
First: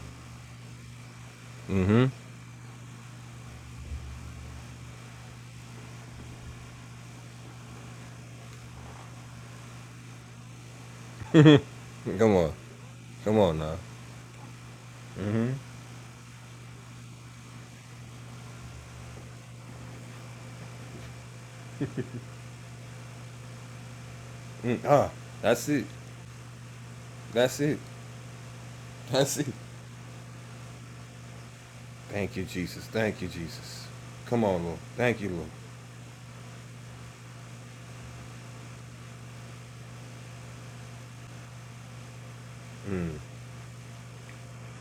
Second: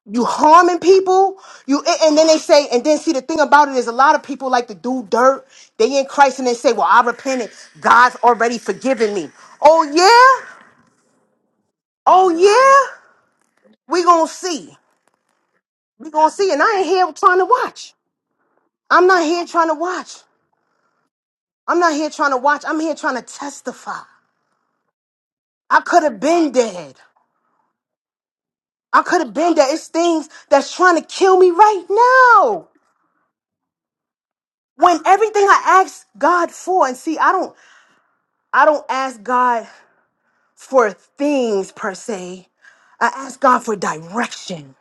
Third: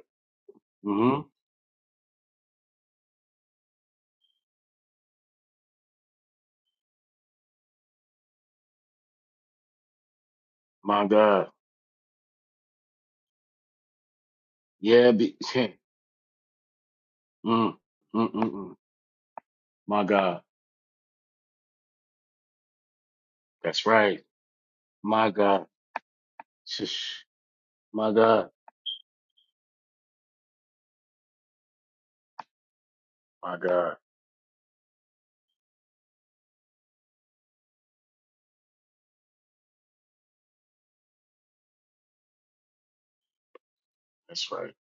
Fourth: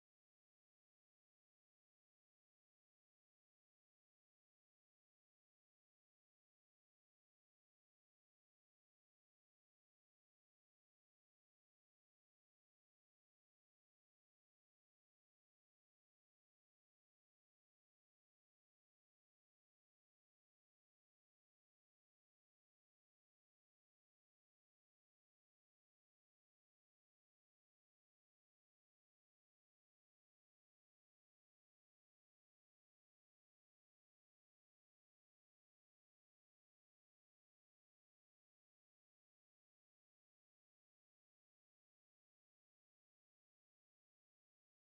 [SPEAKER 3] You harming
[SPEAKER 2] hmm
[SPEAKER 3] people, you a- and
[SPEAKER 1] Mm-hmm.
[SPEAKER 3] then they say, and then see the thing about it is a lot of people like to do dirt. They in Christ and they say, Well, I repented. God's already forgiven me. Oh yeah?
[SPEAKER 2] My God.
[SPEAKER 3] Oh
[SPEAKER 1] Come on.
[SPEAKER 3] yeah?
[SPEAKER 1] Come on now.
[SPEAKER 3] We gonna see.
[SPEAKER 2] Yeah. Be, mm.
[SPEAKER 3] We gonna see. And I ain't here trying to
[SPEAKER 2] Mm,
[SPEAKER 3] watch.
[SPEAKER 2] mm, mm.
[SPEAKER 3] I'm not here trying to
[SPEAKER 2] My
[SPEAKER 3] watch.
[SPEAKER 2] God.
[SPEAKER 3] I'm not here trying to watch. I'm here trying to
[SPEAKER 2] That's
[SPEAKER 3] testify.
[SPEAKER 2] right.
[SPEAKER 1] Mm. Ah.
[SPEAKER 2] My God.
[SPEAKER 1] That's
[SPEAKER 3] I
[SPEAKER 1] it.
[SPEAKER 3] could have been dead.
[SPEAKER 2] Shush.
[SPEAKER 1] That's it.
[SPEAKER 2] My God.
[SPEAKER 3] I could have
[SPEAKER 1] That's it.
[SPEAKER 3] been dead. It's things that's trying to kill me right
[SPEAKER 1] Thank you,
[SPEAKER 3] now.
[SPEAKER 1] Jesus. Thank you,
[SPEAKER 2] My
[SPEAKER 1] Jesus.
[SPEAKER 2] God.
[SPEAKER 1] Come on, Lord.
[SPEAKER 3] when
[SPEAKER 1] Thank you,
[SPEAKER 3] everything
[SPEAKER 1] Lord.
[SPEAKER 3] I ask God for, and see, I don't, I don't ask God for things per se. I
[SPEAKER 1] Mm.
[SPEAKER 3] ask God for
[SPEAKER 2] That's right.
[SPEAKER 3] direction.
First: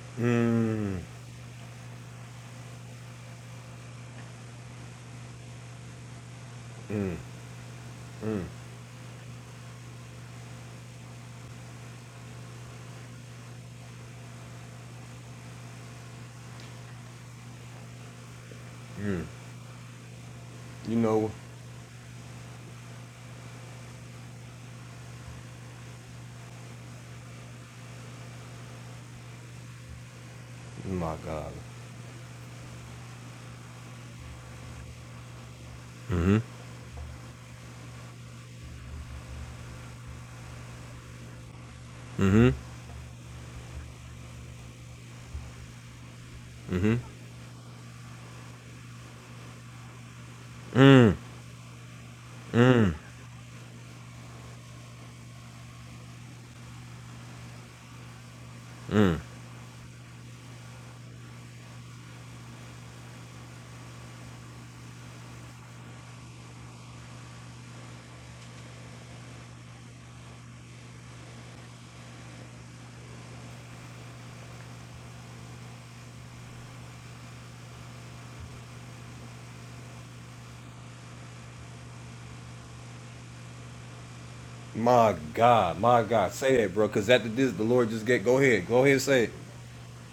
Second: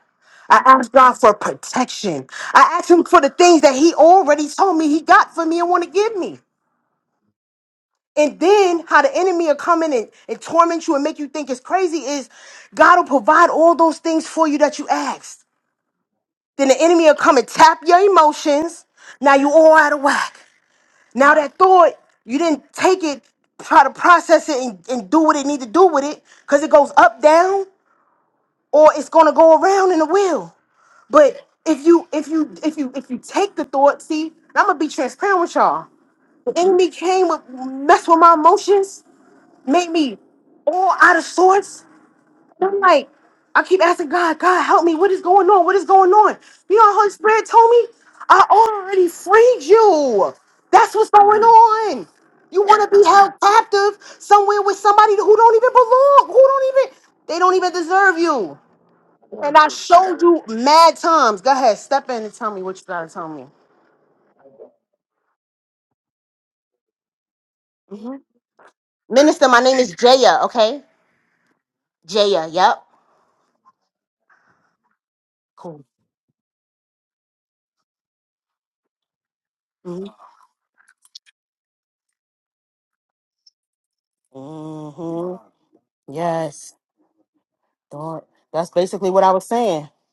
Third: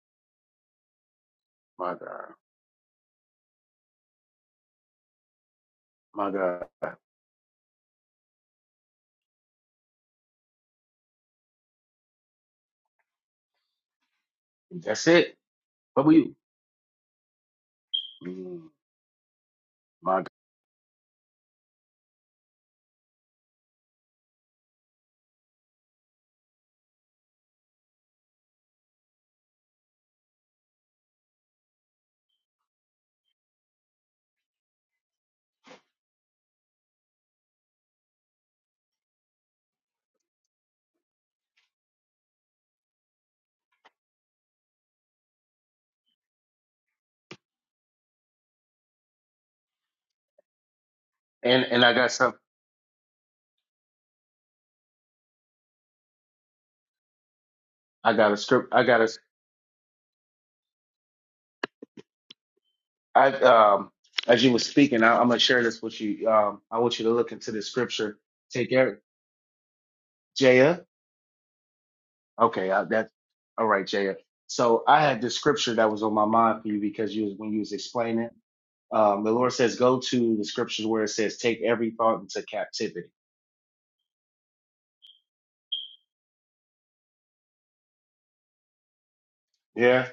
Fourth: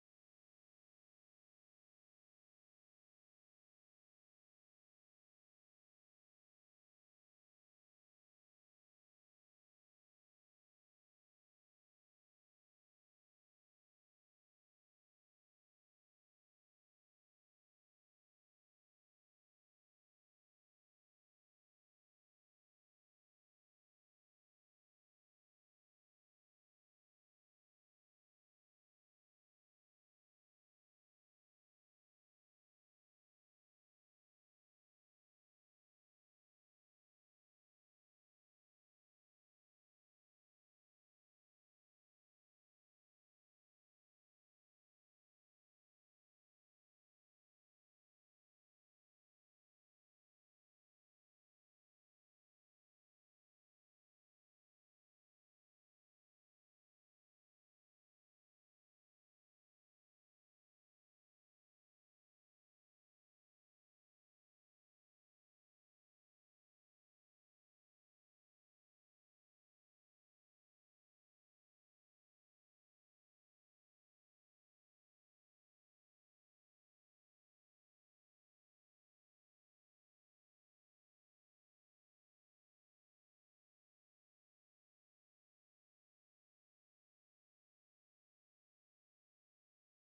[SPEAKER 3] I ask
[SPEAKER 1] Mm.
[SPEAKER 3] God for
[SPEAKER 2] My
[SPEAKER 3] protection.
[SPEAKER 2] God.
[SPEAKER 3] I ask Him for the things that He already told me He got for me and want to give
[SPEAKER 2] My
[SPEAKER 3] me.
[SPEAKER 2] God.
[SPEAKER 1] Mm.
[SPEAKER 3] And then how the enemy will come in and, and torment you and make you think it's crazy is God will provide all those things for you that you
[SPEAKER 2] That's it.
[SPEAKER 3] asked.
[SPEAKER 2] What about you?
[SPEAKER 3] Then the enemy will come and tap your
[SPEAKER 2] Mm.
[SPEAKER 3] emotions. Now you all out of
[SPEAKER 2] My God.
[SPEAKER 3] whack.
[SPEAKER 1] You know,
[SPEAKER 3] Now that thought, you didn't take it, try to process it and, and do what it need to do with it, because it goes up, down, or it's gonna go around in the wheel.
[SPEAKER 1] my
[SPEAKER 3] But
[SPEAKER 1] God.
[SPEAKER 3] if you if you if you if you take the thought, see, and I'm gonna be transparent with y'all.
[SPEAKER 1] Mm-hmm.
[SPEAKER 3] The enemy came with mess with my emotions, made me all out of sorts.
[SPEAKER 1] Mm-hmm.
[SPEAKER 3] And I'm like, I keep asking God, God, help me. What is going on? What is going on? You know, Holy
[SPEAKER 1] Mm-hmm.
[SPEAKER 3] Spirit told me, I already freed you. That's what's
[SPEAKER 1] Mm.
[SPEAKER 3] going
[SPEAKER 2] And and I
[SPEAKER 3] on.
[SPEAKER 2] got some.
[SPEAKER 3] You want to
[SPEAKER 1] Mm.
[SPEAKER 3] be held captive somewhere with somebody who don't even belong, who don't even, they don't even
[SPEAKER 2] I
[SPEAKER 3] deserve
[SPEAKER 2] got a
[SPEAKER 3] you.
[SPEAKER 2] script. I got a.
[SPEAKER 1] Mm.
[SPEAKER 3] And I showed you mad times. Go ahead, step in and tell me what you gotta tell
[SPEAKER 2] I
[SPEAKER 3] me.
[SPEAKER 2] um. As you were speaking, I, I'm gonna share this with you. Um. I want you to look into the scripture.
[SPEAKER 3] Mhm.
[SPEAKER 2] Take every
[SPEAKER 3] Minister, my name is Jaya,
[SPEAKER 2] Jaya.
[SPEAKER 3] okay? Jaya,
[SPEAKER 2] Okay,
[SPEAKER 3] yep.
[SPEAKER 2] I, that all right, Jaya. So I had this scripture
[SPEAKER 3] Cool.
[SPEAKER 2] that was on my mind for you because you was when you was explaining, um, the Lord says, "Go
[SPEAKER 3] hmm
[SPEAKER 2] to the scriptures where it says, take every thought into captivity."
[SPEAKER 1] My
[SPEAKER 3] hmm
[SPEAKER 1] God. My God. Say
[SPEAKER 3] Yes.
[SPEAKER 1] that, bro. Cause after this, the Lord just get.
[SPEAKER 3] Don't.
[SPEAKER 1] Go ahead.
[SPEAKER 3] That's
[SPEAKER 1] Go ahead. and
[SPEAKER 3] basically
[SPEAKER 1] Say
[SPEAKER 3] what
[SPEAKER 1] it.
[SPEAKER 3] I was saying.
[SPEAKER 2] Yeah,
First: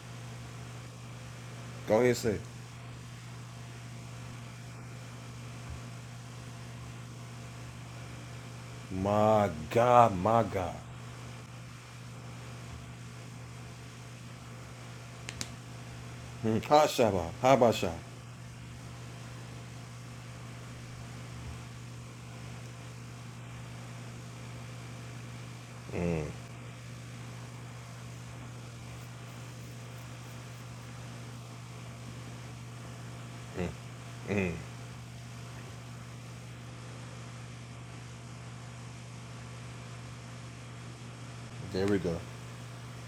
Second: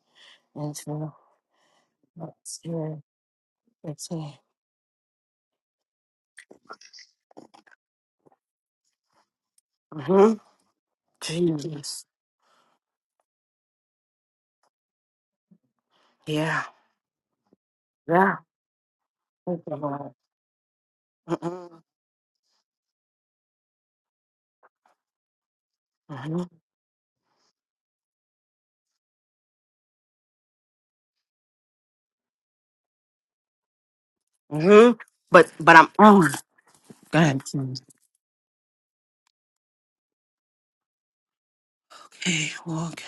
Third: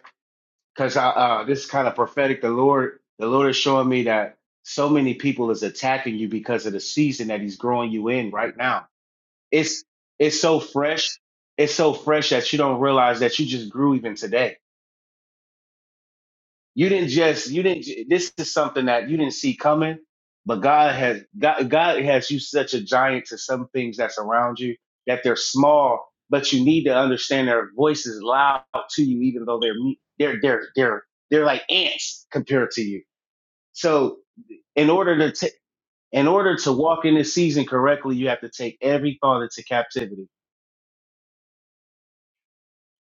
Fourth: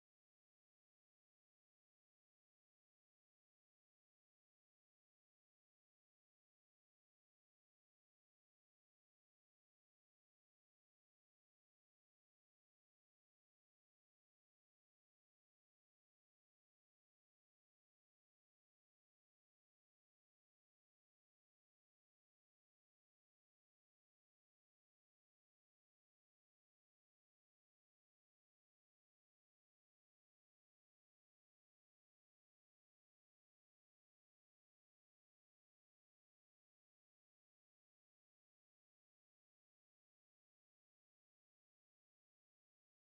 [SPEAKER 3] That's
[SPEAKER 2] because I
[SPEAKER 3] real.
[SPEAKER 2] uh, this is kind of
[SPEAKER 1] Go ahead. and Say
[SPEAKER 2] prophetic.
[SPEAKER 1] it.
[SPEAKER 2] The
[SPEAKER 3] That's
[SPEAKER 2] Lord,
[SPEAKER 3] good.
[SPEAKER 2] the Lord is showing me
[SPEAKER 3] That's it.
[SPEAKER 2] that so many people is attacking you because of the season that He's growing you in right now.
[SPEAKER 1] My
[SPEAKER 2] It's
[SPEAKER 1] God.
[SPEAKER 3] Mm-hmm.
[SPEAKER 2] it's
[SPEAKER 1] My
[SPEAKER 2] so
[SPEAKER 1] God.
[SPEAKER 2] fresh. It's so
[SPEAKER 3] Jesus.
[SPEAKER 2] fresh that you don't realize that you just grew even today
[SPEAKER 1] Ha
[SPEAKER 3] Yeah.
[SPEAKER 2] you didn't
[SPEAKER 1] Hashaba,
[SPEAKER 2] just you didn't
[SPEAKER 1] Habasha.
[SPEAKER 2] this
[SPEAKER 3] Yeah.
[SPEAKER 2] is something that you didn't see
[SPEAKER 3] Thank you,
[SPEAKER 2] coming
[SPEAKER 3] Lord.
[SPEAKER 2] but god has god,
[SPEAKER 3] Mm-hmm.
[SPEAKER 2] god has you such a giant to some things that's around you that they're small
[SPEAKER 1] Mm,
[SPEAKER 3] Mm-hmm.
[SPEAKER 2] but you need to understand their voice is loud to you even though they're me- they're they're they're they're like ants compared to you so in
[SPEAKER 3] Mm-hmm.
[SPEAKER 2] order to
[SPEAKER 3] But
[SPEAKER 2] ta-
[SPEAKER 3] but I'm
[SPEAKER 2] in
[SPEAKER 3] on.
[SPEAKER 2] order to walk in this
[SPEAKER 3] God.
[SPEAKER 2] season correctly you have to take every thought into captivity
[SPEAKER 1] there we go.
[SPEAKER 3] Okay. Walk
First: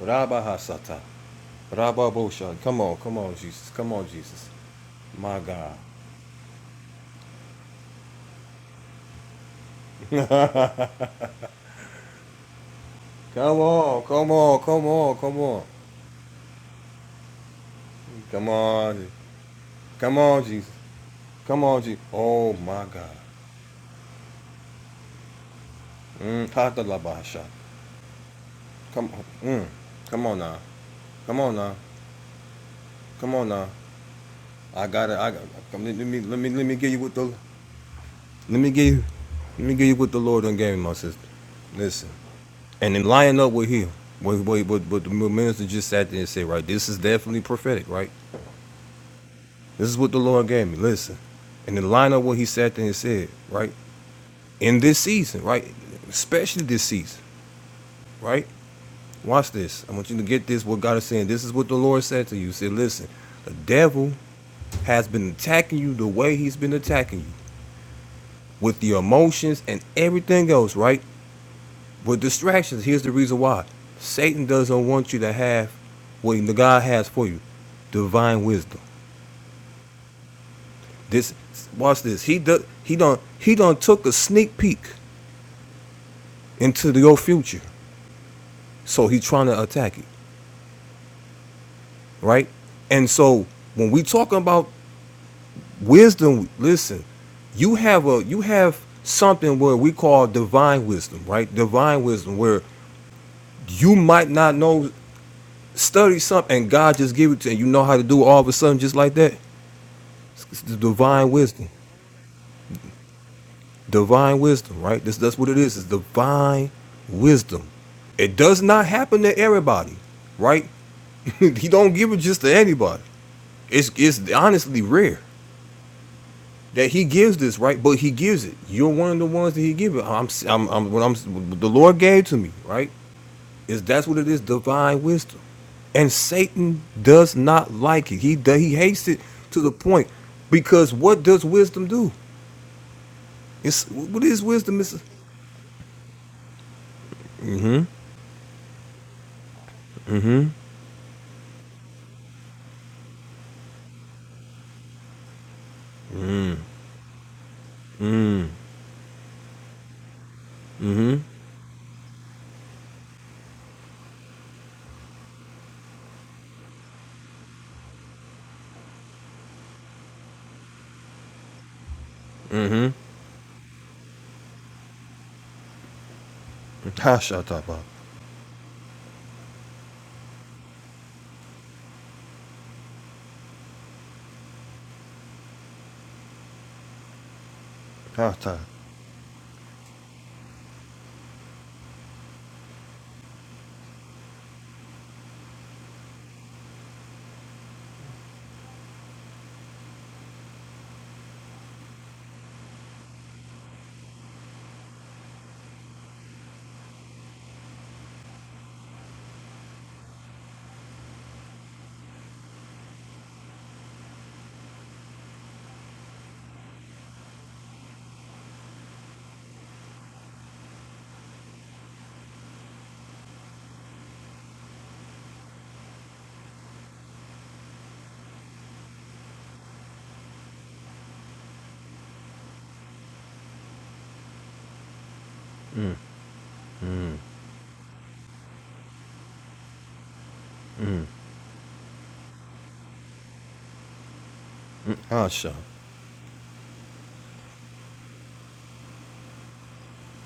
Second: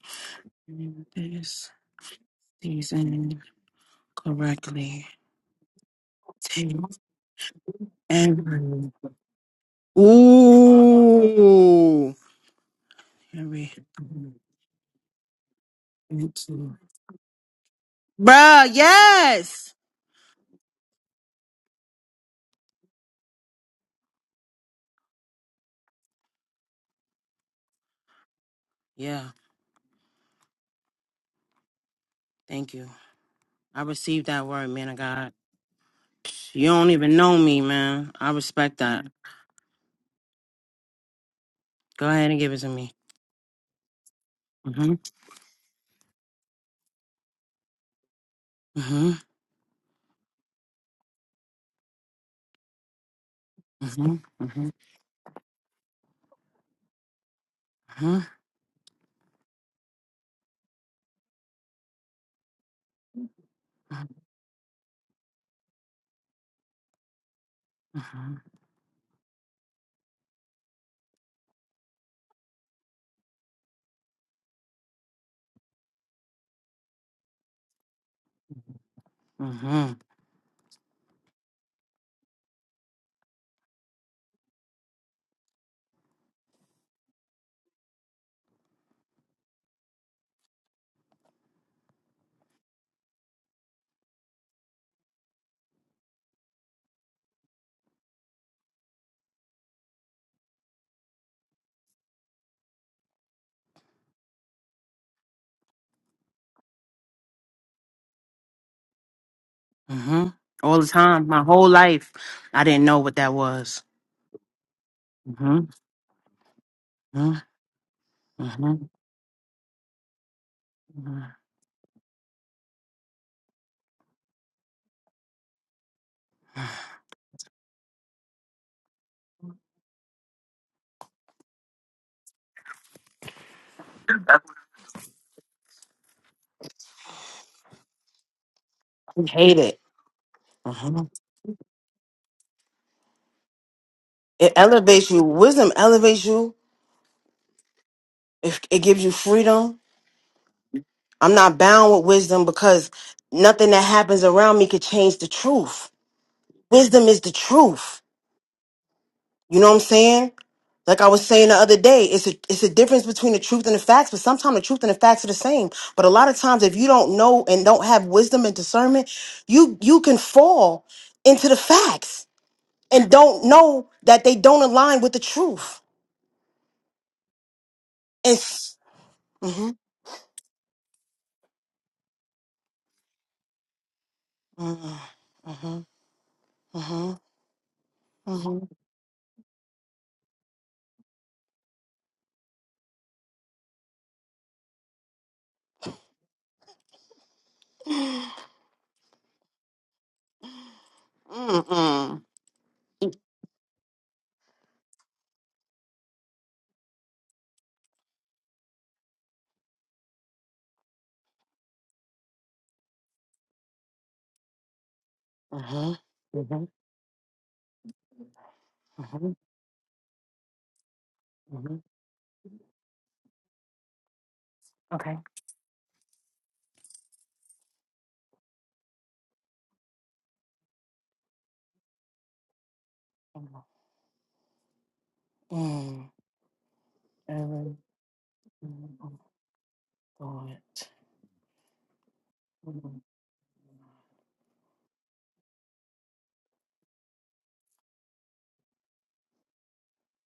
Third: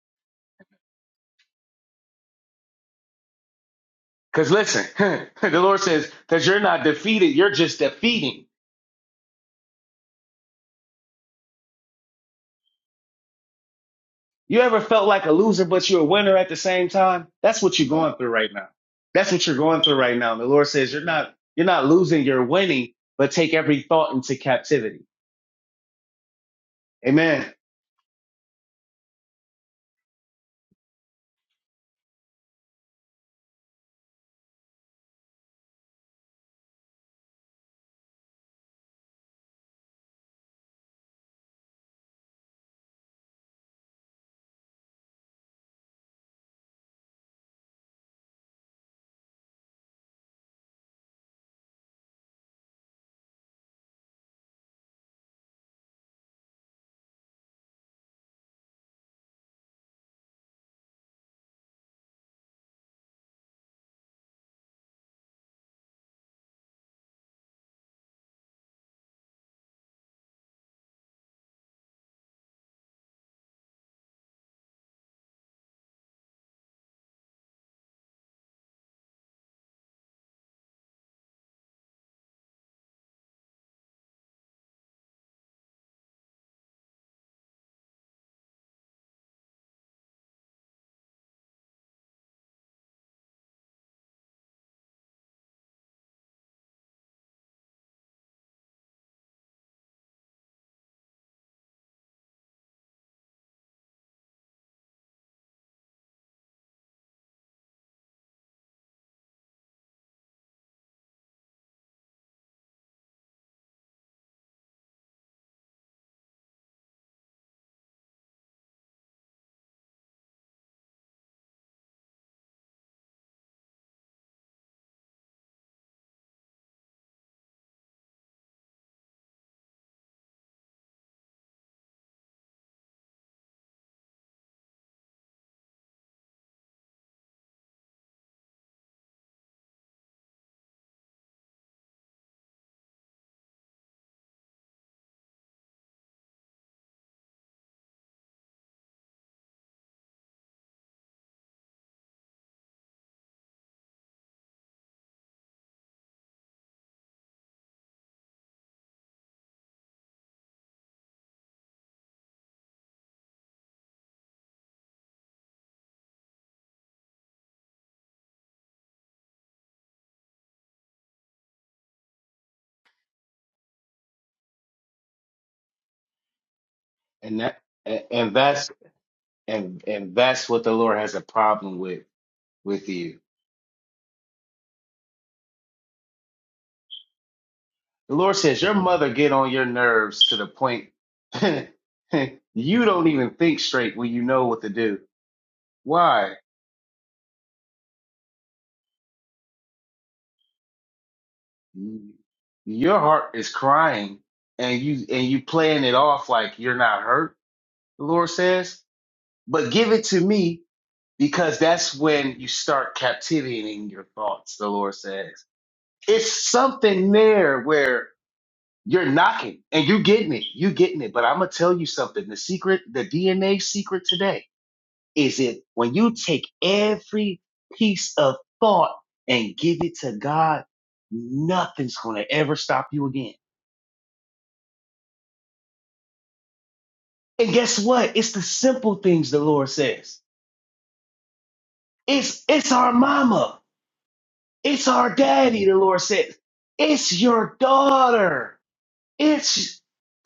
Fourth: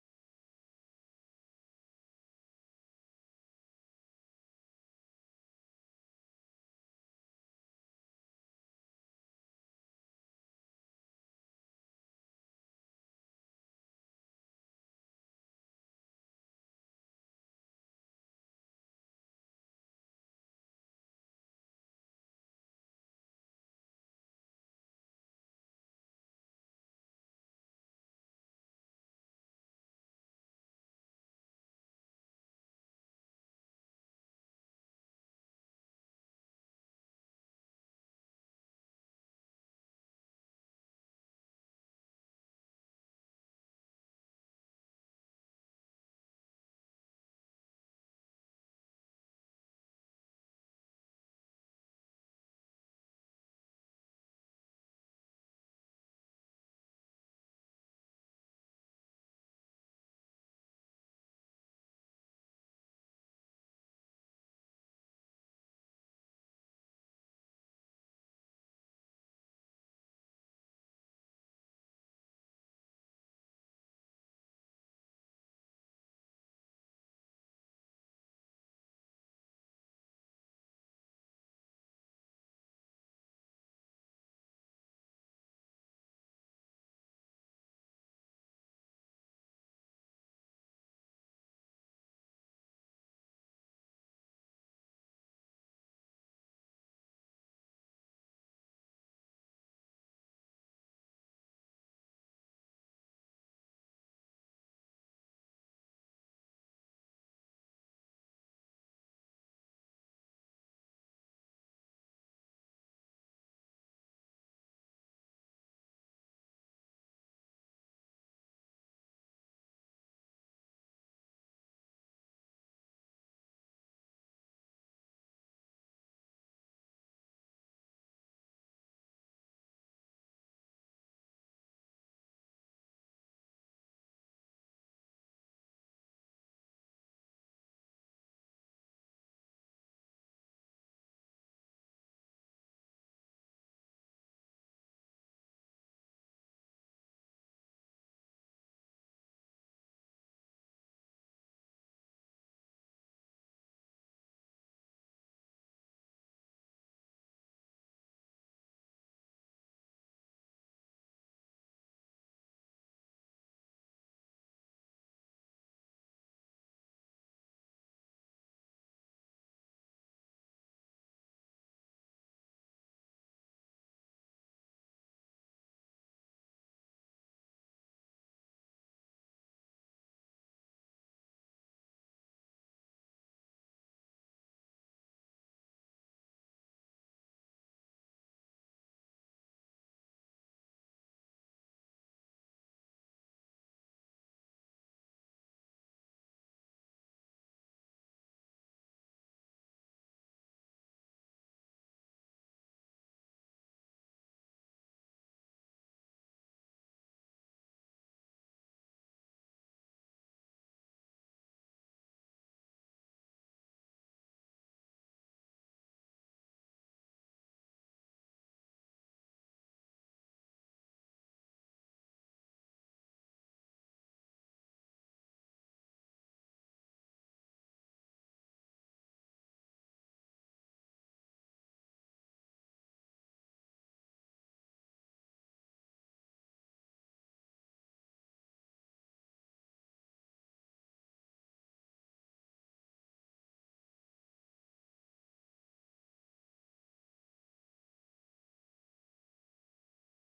[SPEAKER 1] Rabba Hasata.
[SPEAKER 3] in this
[SPEAKER 1] Rabba Bosha. Come on, come on,
[SPEAKER 3] season
[SPEAKER 1] Jesus. Come on,
[SPEAKER 2] because
[SPEAKER 1] Jesus.
[SPEAKER 2] listen
[SPEAKER 3] correctly.
[SPEAKER 1] My
[SPEAKER 2] the
[SPEAKER 1] God.
[SPEAKER 2] lord says because you're
[SPEAKER 3] Take
[SPEAKER 2] not defeated you're just defeated
[SPEAKER 3] every. Ooh.
[SPEAKER 1] come
[SPEAKER 3] Every.
[SPEAKER 1] on, come on, come on, come on.
[SPEAKER 3] into.
[SPEAKER 1] Come
[SPEAKER 3] Bruh.
[SPEAKER 1] on.
[SPEAKER 3] Yes.
[SPEAKER 1] Come on, Jesus. Come on, Jesus. Oh my God. Mm, Hatalabasha. Come on.
[SPEAKER 3] Yeah.
[SPEAKER 1] Mm, come on now. Come on now.
[SPEAKER 3] Thank you.
[SPEAKER 1] Come on now.
[SPEAKER 3] I received that word,
[SPEAKER 1] I
[SPEAKER 3] man of
[SPEAKER 1] got it.
[SPEAKER 3] God.
[SPEAKER 1] I got Come, let me let me let
[SPEAKER 3] You
[SPEAKER 1] me
[SPEAKER 3] don't
[SPEAKER 1] give you what
[SPEAKER 3] even
[SPEAKER 1] the
[SPEAKER 3] know me, man. I
[SPEAKER 1] let me
[SPEAKER 3] respect
[SPEAKER 1] give you
[SPEAKER 3] that.
[SPEAKER 1] let me give you what the Lord done gave me, my sister. Listen.
[SPEAKER 3] Go ahead and give it to me.
[SPEAKER 1] And in lining up with him, what, what, what,
[SPEAKER 3] Mm-hmm.
[SPEAKER 1] what the minister just sat there and said, right, this is definitely prophetic, right?
[SPEAKER 3] Mm-hmm.
[SPEAKER 1] This is what the Lord gave me. Listen. And in line up what he sat there and said, right?
[SPEAKER 3] Mm-hmm. Mm-hmm.
[SPEAKER 1] In this season, right? Especially this season,
[SPEAKER 3] Mm-hmm.
[SPEAKER 1] right? Watch this. I want you to get this, what God is saying. This is what the Lord said to you. He said, listen, the devil has been attacking you the way he's been attacking you with your emotions and everything else, right? But distractions, here's the reason why. Satan doesn't want you to have what the God has for you. Divine wisdom.
[SPEAKER 3] Mm-hmm.
[SPEAKER 1] This watch this. He do, he don't he done took a sneak peek into your future. So he's trying to attack you. Right? And so when we talking about wisdom, listen, you have a you have something where we call divine wisdom, right? Divine wisdom where you might not know study something and God just give it to you and you know how to do it all of a sudden just like that.
[SPEAKER 3] Mm-hmm.
[SPEAKER 1] It's the
[SPEAKER 3] All the time,
[SPEAKER 1] divine
[SPEAKER 3] my
[SPEAKER 1] wisdom.
[SPEAKER 3] whole life, I didn't know what that was.
[SPEAKER 1] Divine wisdom, right? This, that's what it
[SPEAKER 3] Mm-hmm.
[SPEAKER 1] is. It's divine
[SPEAKER 3] Mm-hmm.
[SPEAKER 1] wisdom. It does not
[SPEAKER 3] Mm-hmm.
[SPEAKER 1] happen to everybody, right? he don't give it just to anybody. It's it's honestly rare that he gives this, right? But he gives it. You're one of the ones that he gives it. I'm I'm, I'm what I'm what the Lord gave to me, right? Is that's what it is, divine wisdom. And Satan does not like it. He he hates it
[SPEAKER 3] I hate
[SPEAKER 1] to the
[SPEAKER 3] it.
[SPEAKER 1] point because
[SPEAKER 3] Mm-hmm.
[SPEAKER 1] what does wisdom do? It's what is
[SPEAKER 3] It
[SPEAKER 1] wisdom? It's
[SPEAKER 3] elevates you. Wisdom elevates you. It, it gives you freedom. I'm not bound with wisdom because nothing that happens around me could change the truth. Wisdom is the truth. You know what I'm saying? Like I
[SPEAKER 1] mm-hmm.
[SPEAKER 3] was saying the other day, it's a it's a difference between the truth and the facts, but sometimes the truth and the facts are the same. But a lot of times if you don't know and don't have wisdom and discernment, you you can fall into the facts and don't know that they don't align with the truth.
[SPEAKER 2] and
[SPEAKER 1] Hasha
[SPEAKER 2] that
[SPEAKER 1] tapa.
[SPEAKER 2] and and that's
[SPEAKER 3] It's mm-hmm,
[SPEAKER 2] and and that's what the Lord has a problem with with you.
[SPEAKER 3] mm-hmm, mm-hmm,
[SPEAKER 2] The
[SPEAKER 3] mm-hmm,
[SPEAKER 2] Lord
[SPEAKER 3] mm-hmm,
[SPEAKER 1] Hata.
[SPEAKER 2] says your mother get on your nerves to the point you don't even think straight when you know what to do. Why? Your
[SPEAKER 3] mm-hmm,
[SPEAKER 2] heart is crying and you and you playing it off like you're not hurt. The Lord says, but give it to me because that's when you start captivating your thoughts. The Lord says
[SPEAKER 3] mm-hmm,
[SPEAKER 2] it's
[SPEAKER 3] mm-hmm. mm-hmm.
[SPEAKER 2] something there where You're knocking and you're getting it. You're getting it. But I'm going to tell you something. The secret, the DNA secret today
[SPEAKER 3] Okay.
[SPEAKER 2] is it when you take every piece of thought and give it to God, nothing's going to ever stop you again.
[SPEAKER 3] Mm, mm,
[SPEAKER 1] Mm,
[SPEAKER 3] mm,
[SPEAKER 2] And
[SPEAKER 3] mm,
[SPEAKER 2] guess what? It's the simple things the Lord says.
[SPEAKER 1] mm,
[SPEAKER 2] It's, it's our
[SPEAKER 3] mm,
[SPEAKER 2] mama. It's our
[SPEAKER 1] Hasha.
[SPEAKER 2] daddy. The Lord says, it's your daughter. It's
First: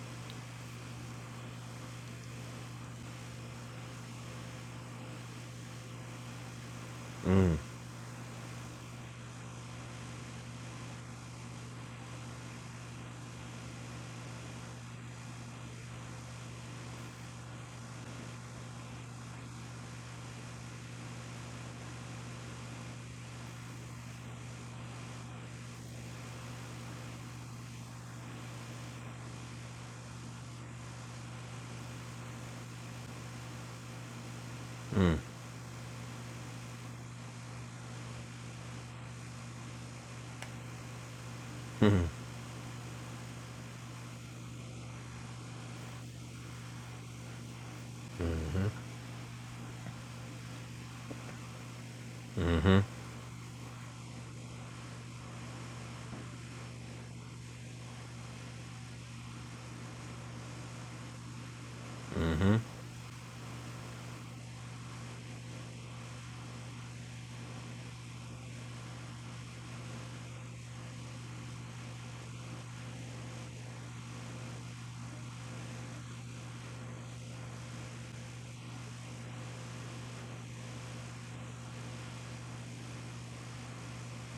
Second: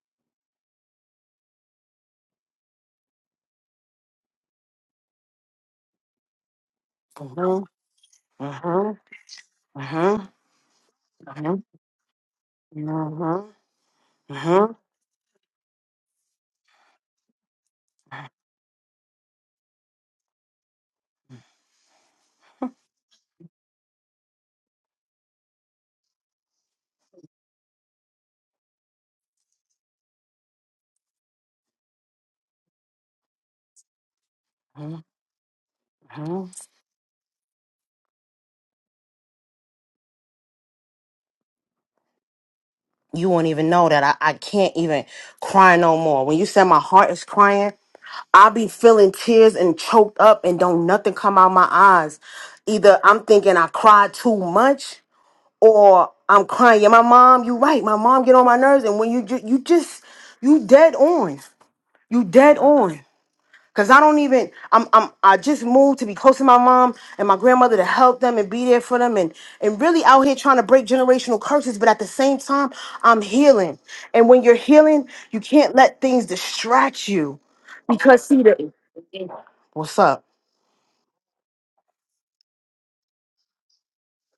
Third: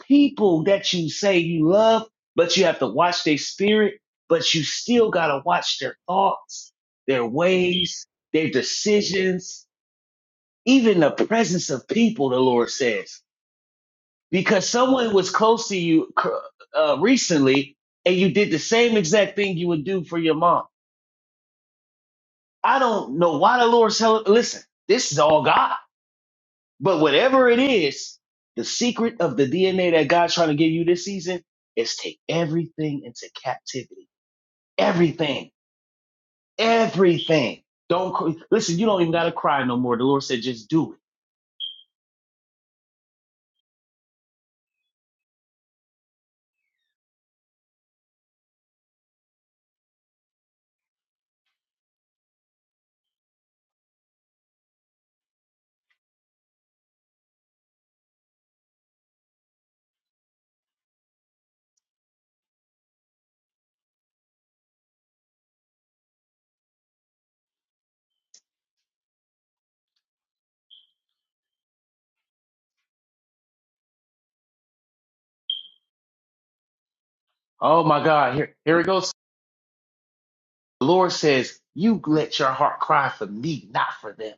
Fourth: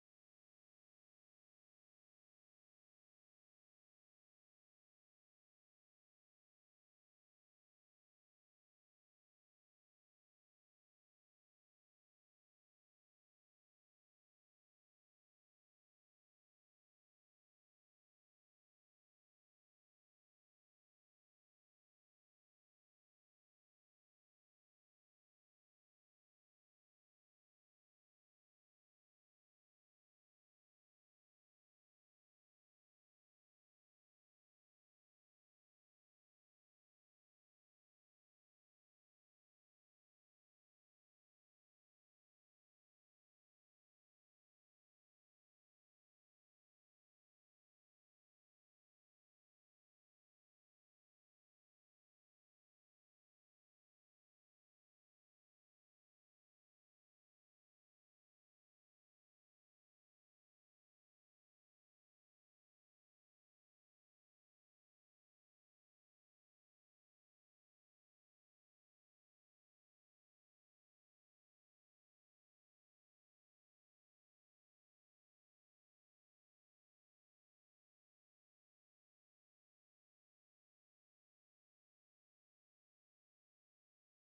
[SPEAKER 2] people that you say you love, but you have to watch their spirit, but you still got to watch their thoughts, their
[SPEAKER 3] mm,
[SPEAKER 1] mm,
[SPEAKER 3] mm,
[SPEAKER 2] ways, their
[SPEAKER 3] mm,
[SPEAKER 2] decisions,
[SPEAKER 3] mm.
[SPEAKER 2] even the
[SPEAKER 3] Mhm,
[SPEAKER 2] presence of people, the Lord says.
[SPEAKER 3] mhm,
[SPEAKER 2] Because
[SPEAKER 3] mhm,
[SPEAKER 2] someone was close to you uh, recently and you did the same exact thing you would do for your mom. I don't know why the Lord's telling, listen, this is all God. But whatever it is, the secret of the DNA that God's trying to give you this season is take everything into captivity.
[SPEAKER 3] mhm,
[SPEAKER 2] Everything.
[SPEAKER 3] mhm.
[SPEAKER 2] Everything. Don't cr- listen, you don't even gotta cry no more. The Lord said, just do it.
[SPEAKER 3] You won't even know that I, I can't even cry no more. When you said my heart is crying, I be feeling tears and choked up and don't nothing come out my eyes. Either I'm thinking I cried too much or I'm crying. Yeah, my mom, you right. My mom get on my nerves and when you ju- you just you dead on. You dead on. Cause I don't even I'm I'm I just moved to be close to my mom and my grandmother to help them and be there for them and and really out here trying to break generational curses, but at the same time I'm healing. And when you're healing, you can't let things distract you.
[SPEAKER 2] Oh my
[SPEAKER 3] Because
[SPEAKER 2] God,
[SPEAKER 3] see
[SPEAKER 2] here,
[SPEAKER 3] the
[SPEAKER 2] here it goes.
[SPEAKER 3] what's up?
[SPEAKER 2] The Lord says, You let your heart cry for me, not for them.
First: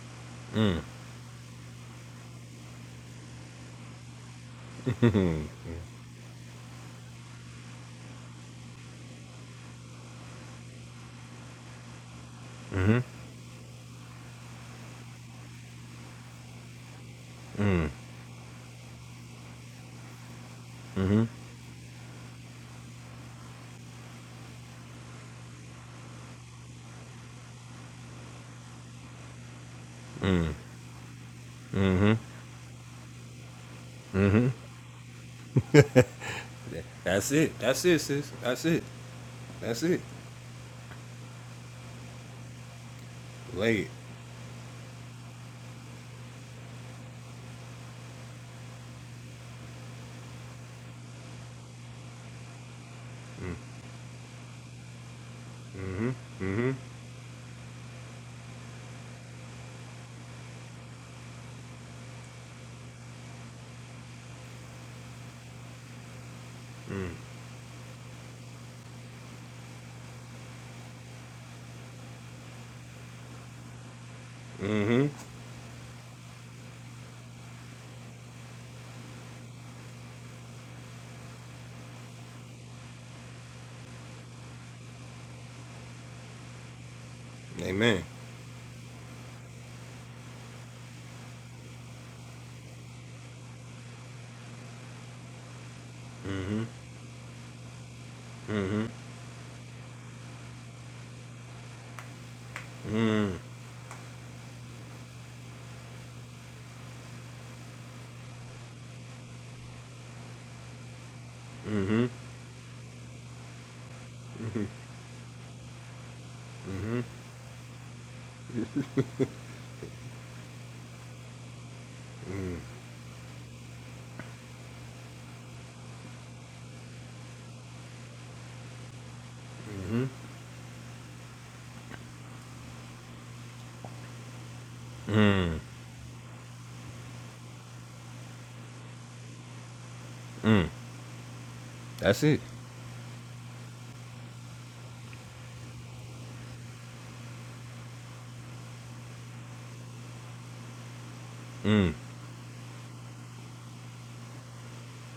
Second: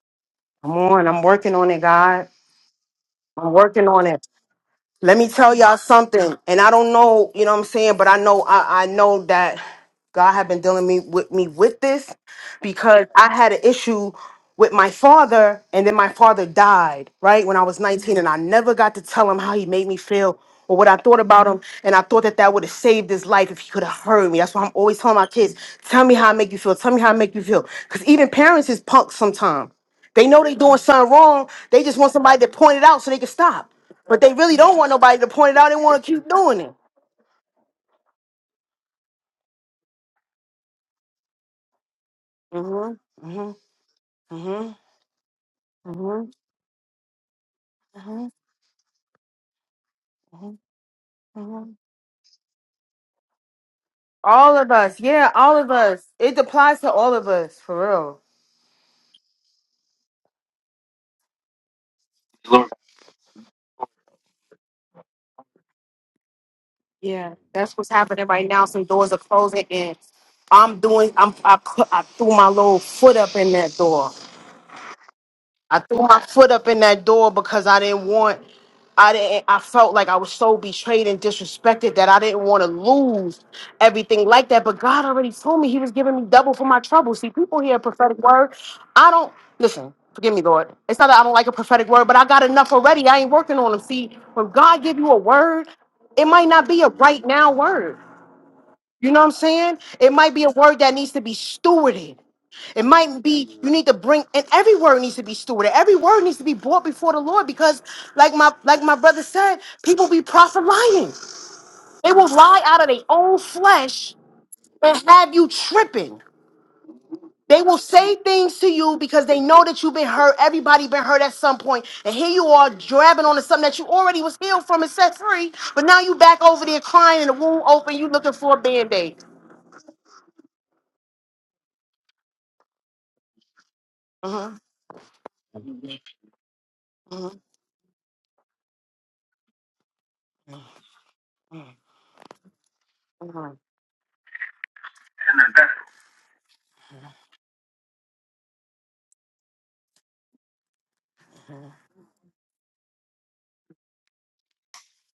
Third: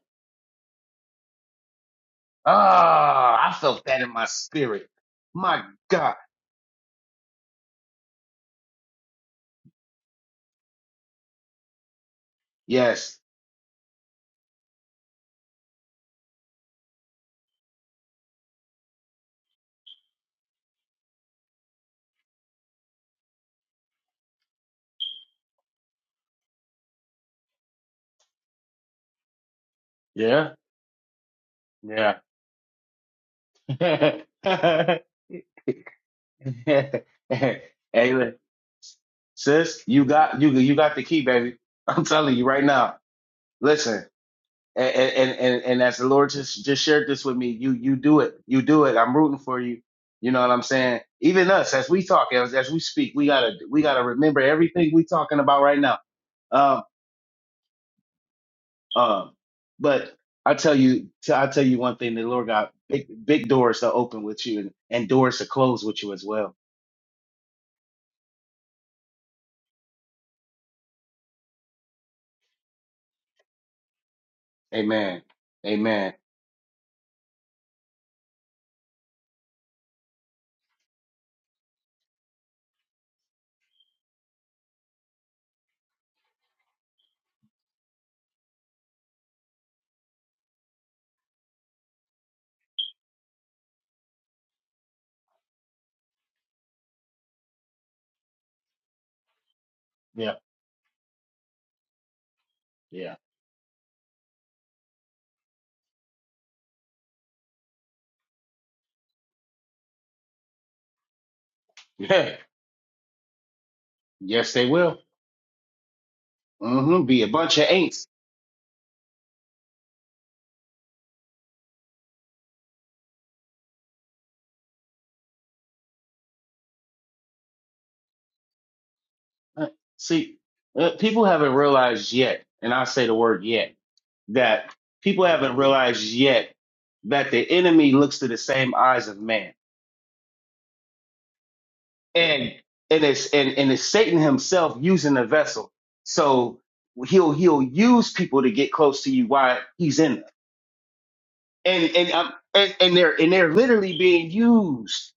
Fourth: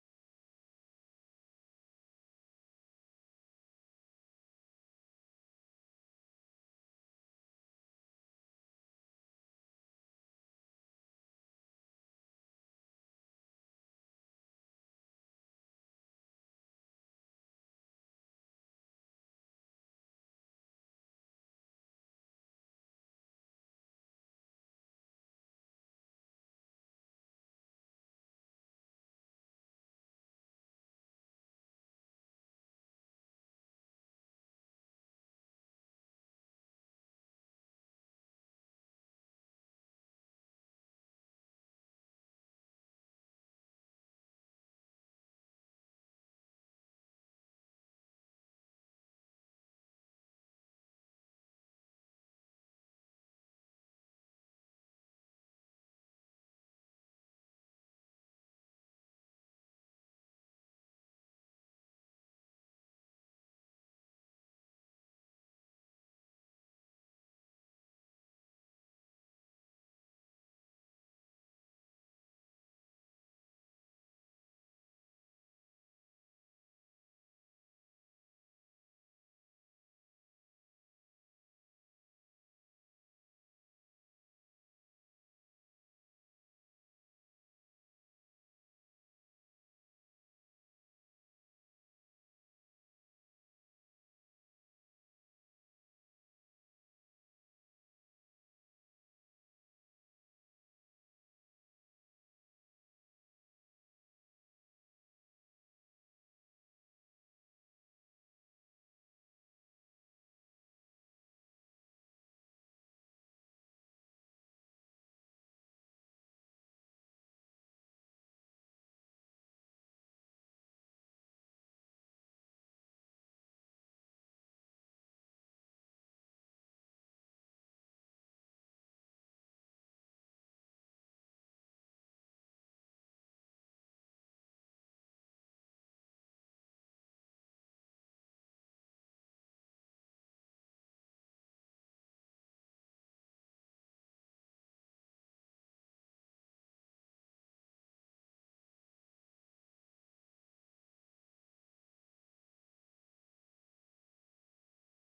[SPEAKER 3] Come on, I'm working on it, God.
[SPEAKER 2] Ah, I
[SPEAKER 3] I'm
[SPEAKER 2] felt
[SPEAKER 3] working
[SPEAKER 2] that
[SPEAKER 3] on
[SPEAKER 2] in
[SPEAKER 3] it.
[SPEAKER 2] my spirit.
[SPEAKER 3] Let me tell
[SPEAKER 2] My
[SPEAKER 3] y'all
[SPEAKER 2] God.
[SPEAKER 3] something, and I don't know, you know what I'm saying, but I know I, I know that God had been dealing me with me with this
[SPEAKER 1] mm-hmm,
[SPEAKER 3] because
[SPEAKER 2] Yes.
[SPEAKER 3] I had an issue with my father, and then my father died, right, when I was 19, and I never got to tell him how he made me feel or what I thought
[SPEAKER 1] mm-hmm,
[SPEAKER 3] about him, and I thought that that would have saved his life if he could have heard me. That's why I'm always telling my kids, tell me how I make you feel, tell me how I make you feel. Because even parents is punks sometimes. They know
[SPEAKER 2] Yeah.
[SPEAKER 3] they doing something wrong. They just want
[SPEAKER 1] mm-hmm.
[SPEAKER 3] somebody to point it out so they can stop.
[SPEAKER 2] Yeah.
[SPEAKER 3] But they really don't want nobody to point it out. They want to keep doing it.
[SPEAKER 1] That's it.
[SPEAKER 2] hey,
[SPEAKER 1] That's it, sis.
[SPEAKER 2] look,
[SPEAKER 1] That's it.
[SPEAKER 2] sis,
[SPEAKER 1] That's it.
[SPEAKER 2] you got you you got the key, baby. I'm telling you right now.
[SPEAKER 3] Mm-hmm. Mm-hmm.
[SPEAKER 1] Lay it.
[SPEAKER 2] Listen,
[SPEAKER 3] Mm-hmm.
[SPEAKER 2] and and and, and as the Lord
[SPEAKER 3] Mm-hmm.
[SPEAKER 2] just just shared this with me, you you do it, you do it. I'm rooting for you. You know what
[SPEAKER 3] Mm-hmm.
[SPEAKER 2] I'm saying? Even
[SPEAKER 3] Mm-hmm.
[SPEAKER 2] us, as we talk, as as we speak, we gotta we gotta remember
[SPEAKER 3] All of
[SPEAKER 2] everything
[SPEAKER 3] us.
[SPEAKER 2] we
[SPEAKER 3] Yeah,
[SPEAKER 2] talking
[SPEAKER 3] all
[SPEAKER 2] about
[SPEAKER 3] of
[SPEAKER 2] right now.
[SPEAKER 3] us.
[SPEAKER 1] Mm-hmm.
[SPEAKER 3] It
[SPEAKER 1] Mm-hmm.
[SPEAKER 3] applies
[SPEAKER 2] Um,
[SPEAKER 3] to all of us, for real.
[SPEAKER 2] um, but I tell you, I tell you one thing: the Lord got big, big doors to open with you, and, and doors to close with you as well.
[SPEAKER 3] Yeah, that's what's happening right now. Some doors are closing, and I'm doing. I'm. I, put, I threw my little foot up in that door.
[SPEAKER 1] Mm-hmm.
[SPEAKER 2] Amen.
[SPEAKER 3] I threw
[SPEAKER 2] Amen.
[SPEAKER 3] my foot up in that door because I didn't want I didn't I felt like I was so betrayed and disrespected that I didn't want to lose everything like that. But God already told me he was giving me double for my trouble. See, people
[SPEAKER 1] Mm-hmm.
[SPEAKER 3] hear a
[SPEAKER 1] Amen.
[SPEAKER 3] prophetic word. I don't listen, forgive me, Lord. It's not that I don't like a prophetic word, but I got enough already. I ain't working on them. See, when God give you a word, it might
[SPEAKER 1] Mm-hmm.
[SPEAKER 3] not be a right now word.
[SPEAKER 1] Mm-hmm.
[SPEAKER 3] You know what I'm saying? It might be a word that needs to be stewarded. It
[SPEAKER 2] Yeah.
[SPEAKER 3] might
[SPEAKER 1] Mm.
[SPEAKER 3] be you need to bring and every word needs to be stewarded. Every word needs to be brought before the Lord because like my like my brother said, people be prophet lying.
[SPEAKER 1] Mm-hmm.
[SPEAKER 3] They will
[SPEAKER 2] Yeah.
[SPEAKER 3] lie out of their own flesh
[SPEAKER 2] yes, they will.
[SPEAKER 3] and have you tripping.
[SPEAKER 1] Mm-hmm.
[SPEAKER 2] hmm Be a bunch
[SPEAKER 3] They
[SPEAKER 2] of
[SPEAKER 3] will
[SPEAKER 2] ain'ts.
[SPEAKER 3] say things to you because they know that you've been hurt. Everybody been hurt at some point, And here you are grabbing onto something that you already was healed from and set free. But now you back over there crying and the wound open, you looking for a band-aid.
[SPEAKER 2] Uh, See, uh, people haven't realized yet, and I say the word yet,
[SPEAKER 3] Mhm,
[SPEAKER 2] that people haven't realized yet that
[SPEAKER 3] mhm.
[SPEAKER 2] the enemy looks to the same eyes of man,
[SPEAKER 1] Mm.
[SPEAKER 3] My
[SPEAKER 1] That's it.
[SPEAKER 2] and and it's and and it's Satan himself using the vessel. So he'll he'll use people to get close to you while he's in them,
[SPEAKER 1] Mm.
[SPEAKER 2] and and um, and and they're and they're literally being used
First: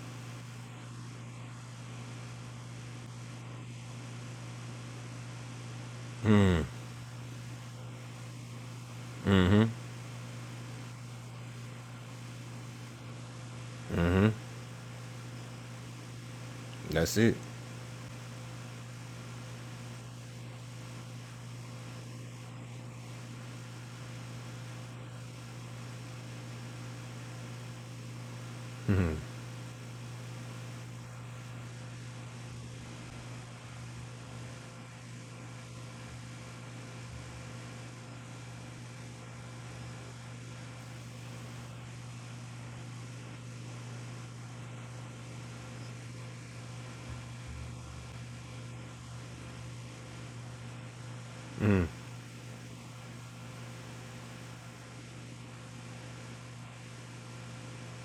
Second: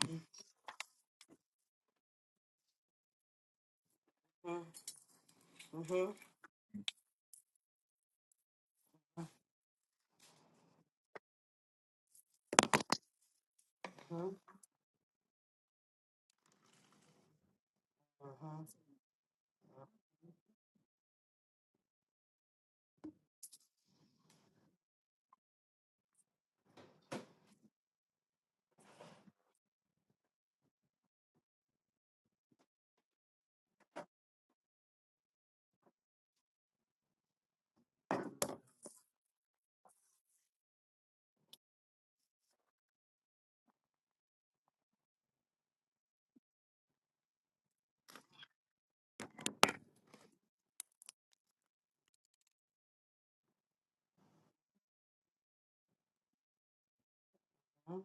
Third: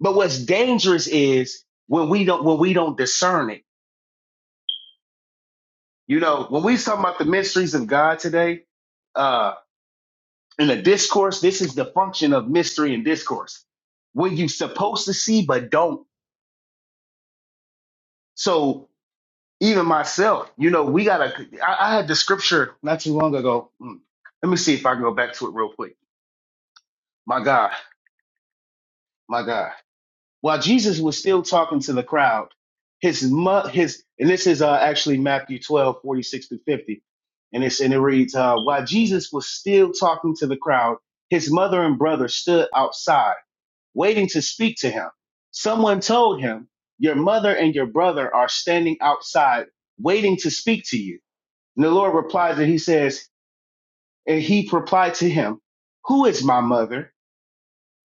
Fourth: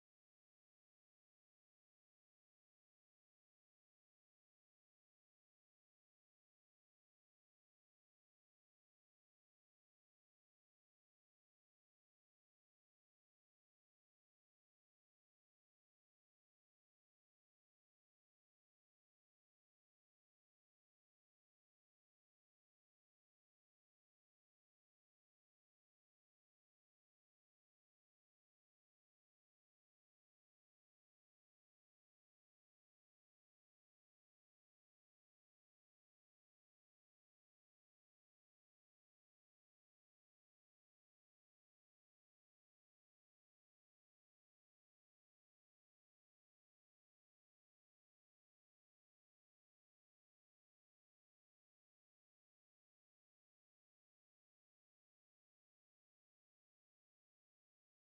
[SPEAKER 2] But what's dangerous is when we don't when we don't discern it. You know, when we talk about the mysteries of God today, uh,
[SPEAKER 1] Mm-hmm.
[SPEAKER 2] in a discourse, this is the function of mystery and discourse.
[SPEAKER 1] Mm-hmm.
[SPEAKER 2] When you supposed to see but don't.
[SPEAKER 1] That's it.
[SPEAKER 2] So even myself, you know, we gotta. I, I had the scripture not too long ago. Mm. Let me see if I can go back to it real quick. My God, my God. While Jesus was still talking to the crowd, his mu- his and this is actually Matthew 12 46 to 50. and it's and it reads. out, his mother understood, I, wait him. Someone told him, Your mother and your brother are standing outside waiting to speak to you. And the Lord replies and he says, And he replied to him, Who is my mother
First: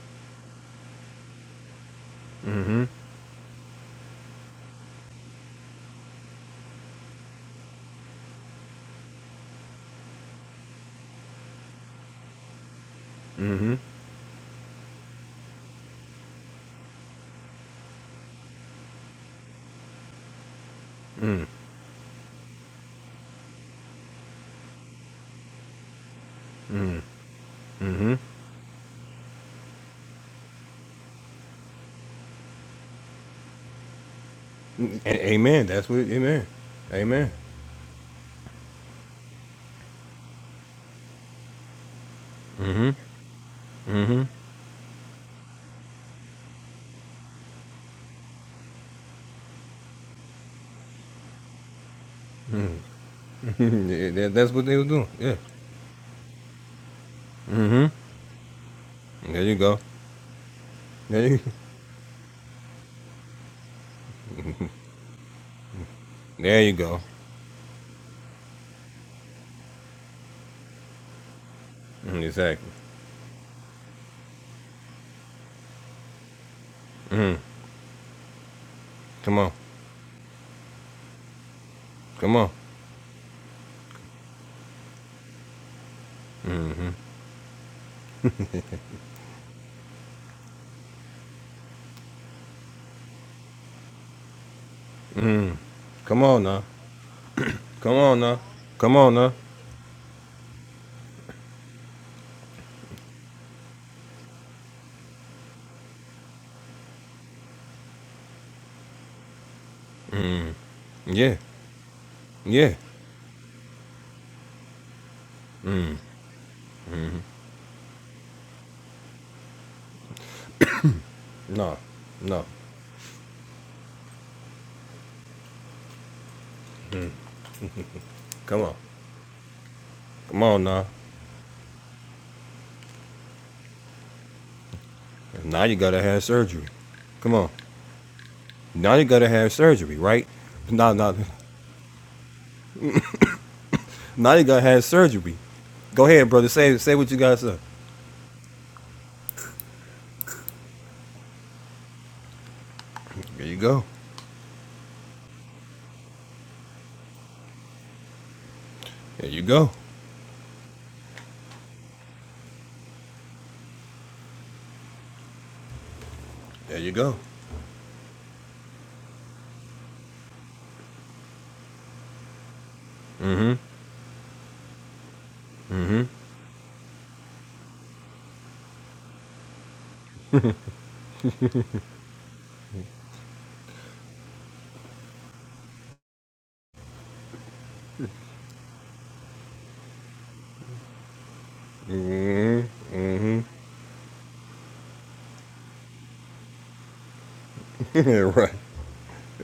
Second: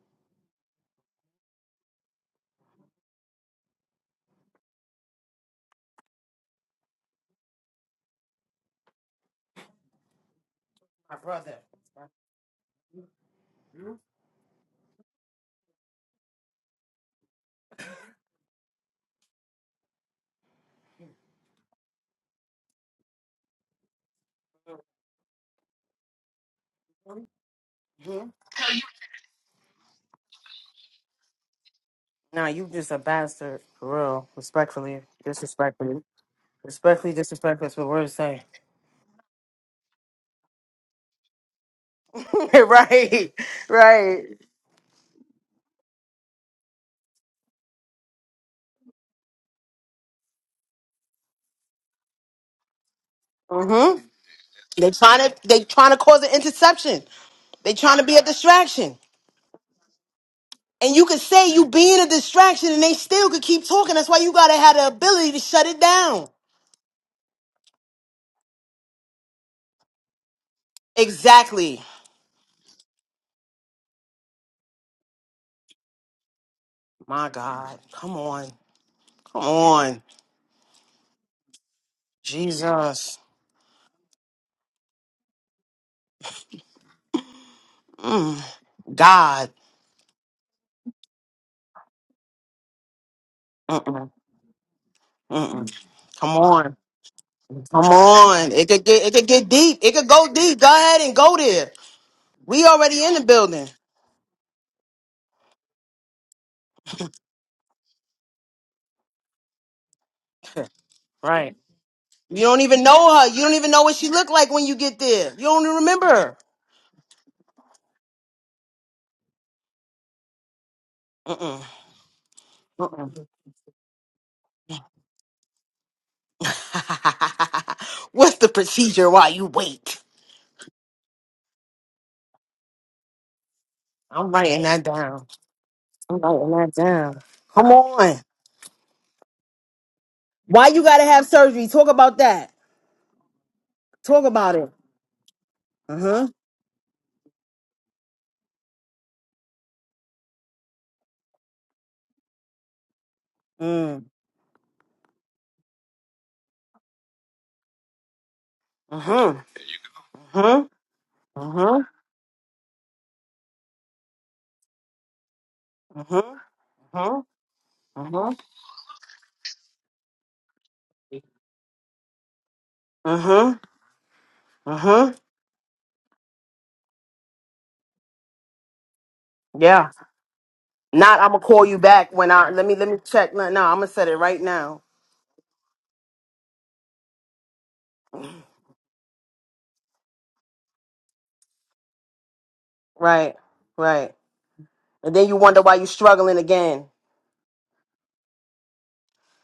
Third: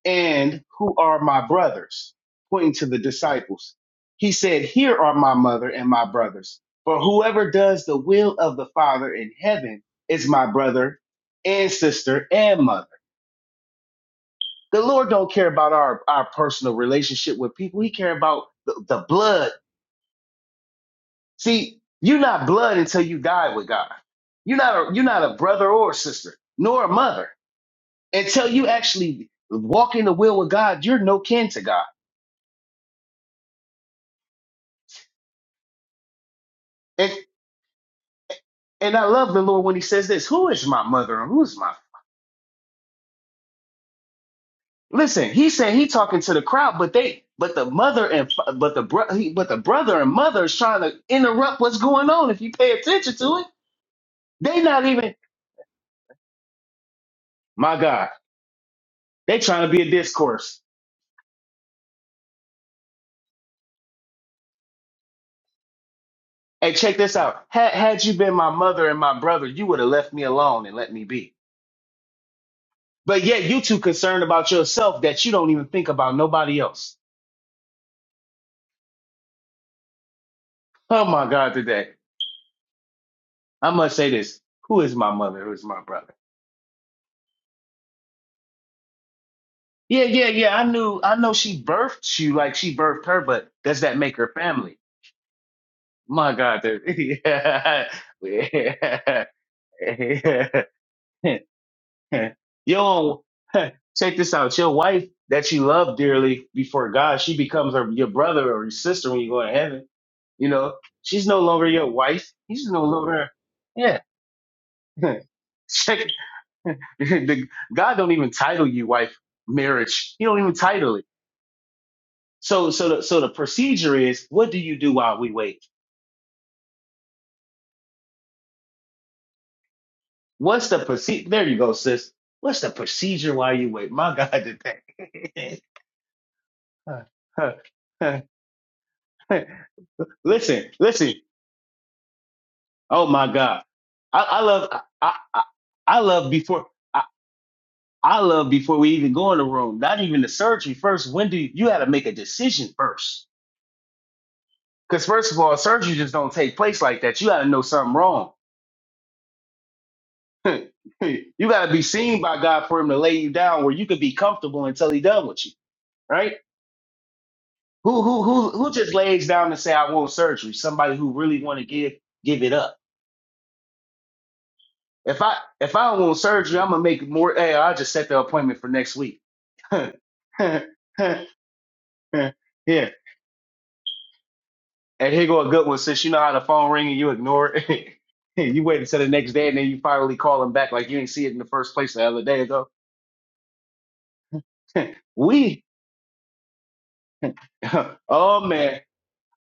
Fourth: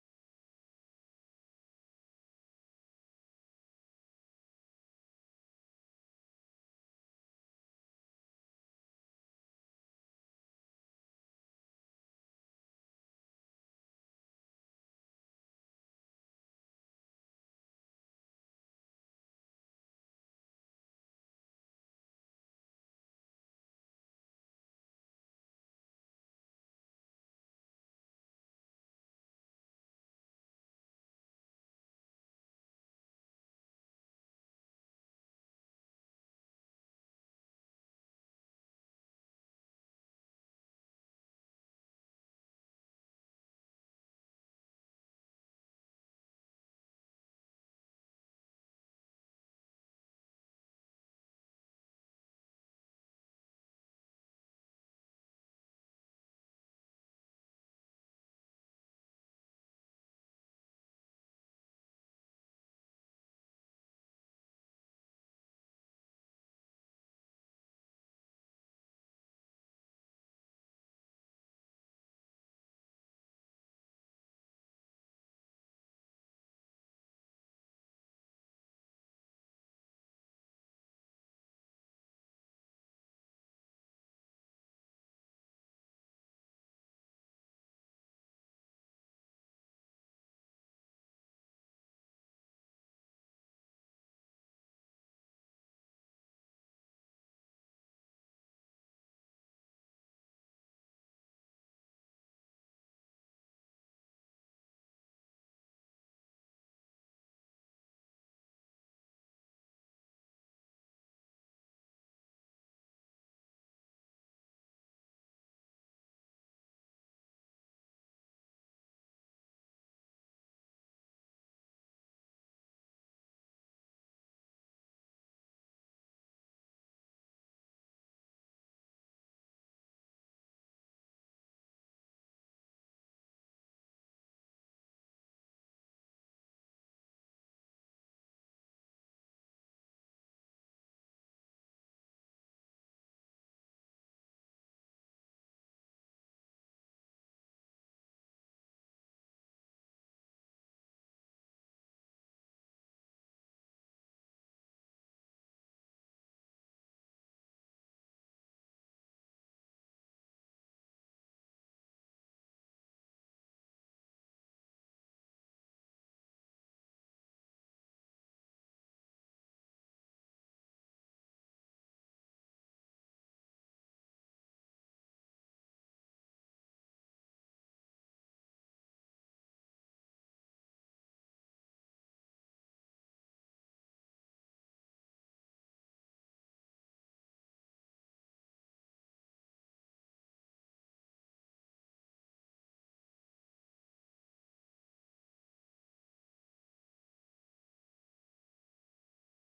[SPEAKER 2] and who are my brothers? Pointing to the disciples. He said, Here are my mother and my brothers. For whoever does the will of the Father in heaven is my brother
[SPEAKER 3] brother.
[SPEAKER 2] and sister and mother.
[SPEAKER 1] Mm-hmm.
[SPEAKER 2] The Lord don't care about our, our personal relationship with people. He care about the, the blood. See, you're not blood until you die with God. You're not a you're not a brother or a sister, nor a mother.
[SPEAKER 1] Mm-hmm.
[SPEAKER 2] Until you actually walk in the will of God, you're no kin to God.
[SPEAKER 3] Now you just a bastard, for real. Respectfully,
[SPEAKER 1] A- amen. That's what.
[SPEAKER 3] disrespectfully,
[SPEAKER 1] Amen.
[SPEAKER 2] And
[SPEAKER 3] respectfully,
[SPEAKER 1] Amen.
[SPEAKER 3] disrespectful. That's what we're saying.
[SPEAKER 2] and I love the Lord when he says this, who is my mother and who's my
[SPEAKER 3] right,
[SPEAKER 1] Mm-hmm.
[SPEAKER 3] right.
[SPEAKER 2] listen, he said he talking to the crowd, but they but the mother and fa- but the bro, he- but the brother and mother is trying to interrupt what's going on if you pay attention to it.
[SPEAKER 3] Mm-hmm.
[SPEAKER 1] that's
[SPEAKER 2] They
[SPEAKER 1] what they were
[SPEAKER 2] not
[SPEAKER 3] They
[SPEAKER 1] doing.
[SPEAKER 2] even
[SPEAKER 3] trying
[SPEAKER 1] Yeah.
[SPEAKER 3] to, they trying to cause an interception. They
[SPEAKER 2] my
[SPEAKER 3] trying
[SPEAKER 2] God.
[SPEAKER 3] to be a distraction.
[SPEAKER 2] They
[SPEAKER 1] There you
[SPEAKER 2] trying to
[SPEAKER 1] go.
[SPEAKER 2] be a discourse.
[SPEAKER 3] And you could
[SPEAKER 1] There you, go.
[SPEAKER 3] say you being a distraction, and they still could keep talking. That's why you gotta have the ability to shut it down.
[SPEAKER 1] There you
[SPEAKER 2] Hey, check
[SPEAKER 1] go.
[SPEAKER 2] this out. Had had you been my mother and my brother, you would have left me alone and let me be.
[SPEAKER 3] Exactly.
[SPEAKER 1] Mm, Exactly.
[SPEAKER 2] But yet you too concerned about yourself that you don't even think about nobody else.
[SPEAKER 3] My God, come on,
[SPEAKER 1] Come
[SPEAKER 3] come
[SPEAKER 1] on.
[SPEAKER 3] on.
[SPEAKER 2] Oh my God, today.
[SPEAKER 1] Come on.
[SPEAKER 3] Jesus.
[SPEAKER 2] I must say this. Who is my mother? Who is my brother?
[SPEAKER 3] Mm. God.
[SPEAKER 2] Yeah, yeah, yeah. I knew I know she birthed you like she birthed her, but does that
[SPEAKER 3] Mm-mm.
[SPEAKER 2] make her family?
[SPEAKER 3] Mm-mm.
[SPEAKER 1] Come
[SPEAKER 2] My
[SPEAKER 3] Come
[SPEAKER 1] on
[SPEAKER 2] God,
[SPEAKER 1] now.
[SPEAKER 3] on.
[SPEAKER 2] dude.
[SPEAKER 3] Come
[SPEAKER 2] yeah.
[SPEAKER 1] Come on now.
[SPEAKER 3] on. It could
[SPEAKER 1] Come
[SPEAKER 3] get it
[SPEAKER 1] on
[SPEAKER 3] could
[SPEAKER 1] now.
[SPEAKER 3] get deep. It could go deep.
[SPEAKER 2] yeah.
[SPEAKER 3] Go ahead and go there. We already in the
[SPEAKER 2] Yo,
[SPEAKER 3] building.
[SPEAKER 2] check this out. Your wife that you love dearly before God, she becomes her, your brother or your sister when you go to heaven. You know, she's
[SPEAKER 1] Yeah.
[SPEAKER 2] no
[SPEAKER 3] Right.
[SPEAKER 2] longer your wife.
[SPEAKER 3] You don't
[SPEAKER 2] He's
[SPEAKER 1] Yeah.
[SPEAKER 3] even
[SPEAKER 2] no
[SPEAKER 3] know her.
[SPEAKER 2] longer,
[SPEAKER 3] You don't even know what
[SPEAKER 2] yeah.
[SPEAKER 3] she looked like when you get there. You don't even
[SPEAKER 2] check
[SPEAKER 3] remember
[SPEAKER 2] it.
[SPEAKER 3] her.
[SPEAKER 2] the, God don't even title you wife marriage. He don't even title it.
[SPEAKER 3] Mm-mm.
[SPEAKER 1] No. No.
[SPEAKER 2] So so the, so
[SPEAKER 3] Mm-mm.
[SPEAKER 2] the procedure is what do you do while we wait?
[SPEAKER 3] What's the
[SPEAKER 1] Come on.
[SPEAKER 3] procedure while you wait?
[SPEAKER 1] Come on
[SPEAKER 2] What's the
[SPEAKER 1] now.
[SPEAKER 2] procedure? There you go, sis. What's the procedure while you wait? My God,
[SPEAKER 3] I'm writing
[SPEAKER 2] today.
[SPEAKER 3] that down.
[SPEAKER 1] Now you gotta
[SPEAKER 3] I'm
[SPEAKER 1] have
[SPEAKER 3] writing
[SPEAKER 1] surgery.
[SPEAKER 3] that
[SPEAKER 2] Huh,
[SPEAKER 3] down.
[SPEAKER 1] Come on.
[SPEAKER 3] Come
[SPEAKER 2] huh,
[SPEAKER 3] on.
[SPEAKER 1] Now you gotta
[SPEAKER 2] huh.
[SPEAKER 1] have surgery, right?
[SPEAKER 2] Listen,
[SPEAKER 3] Why you
[SPEAKER 1] No,
[SPEAKER 3] gotta
[SPEAKER 2] listen.
[SPEAKER 1] no.
[SPEAKER 3] have surgery? Talk about that.
[SPEAKER 2] Oh my God, I,
[SPEAKER 3] Talk
[SPEAKER 1] Now
[SPEAKER 2] I
[SPEAKER 1] you
[SPEAKER 3] about
[SPEAKER 1] gotta
[SPEAKER 2] love,
[SPEAKER 3] it.
[SPEAKER 1] have
[SPEAKER 2] I,
[SPEAKER 1] surgery.
[SPEAKER 2] I, I
[SPEAKER 1] Go
[SPEAKER 3] Uh-huh.
[SPEAKER 2] love
[SPEAKER 1] ahead, brother.
[SPEAKER 2] before,
[SPEAKER 1] Say say
[SPEAKER 2] I,
[SPEAKER 1] what you gotta say.
[SPEAKER 2] I love before we even go in the room. Not even the surgery first. When do you, you got to make a decision first?
[SPEAKER 1] There you go.
[SPEAKER 3] Mm.
[SPEAKER 2] Because first of all, surgery just don't take place like that. You got to know something wrong.
[SPEAKER 1] There
[SPEAKER 3] Uh-huh.
[SPEAKER 1] you go.
[SPEAKER 3] Uh-huh.
[SPEAKER 2] you got to be
[SPEAKER 3] Uh-huh.
[SPEAKER 2] seen by God for Him to lay you down where you could be comfortable until He done with you,
[SPEAKER 3] Uh-huh.
[SPEAKER 2] right?
[SPEAKER 1] There you go.
[SPEAKER 3] Uh-huh.
[SPEAKER 2] Who who
[SPEAKER 3] Uh-huh.
[SPEAKER 2] who who just lays down and say I want surgery? Somebody who really want to give give it up
[SPEAKER 3] Uh-huh. Uh-huh.
[SPEAKER 2] If I if I don't want surgery, I'm gonna make more. Hey, I'll just set the appointment for next week.
[SPEAKER 3] Yeah.
[SPEAKER 2] yeah, and
[SPEAKER 3] Not I'ma call you back when I let me let me check. No, no, I'm gonna set it right now.
[SPEAKER 2] here go a good one. Since you know how the phone ring and you ignore it, you wait until the next day and then you finally call them back like you didn't see it in the first place the other day ago.
[SPEAKER 3] Right. Right. And then you
[SPEAKER 2] we,
[SPEAKER 3] wonder why you struggling again.
[SPEAKER 2] oh
[SPEAKER 1] right.
[SPEAKER 2] man,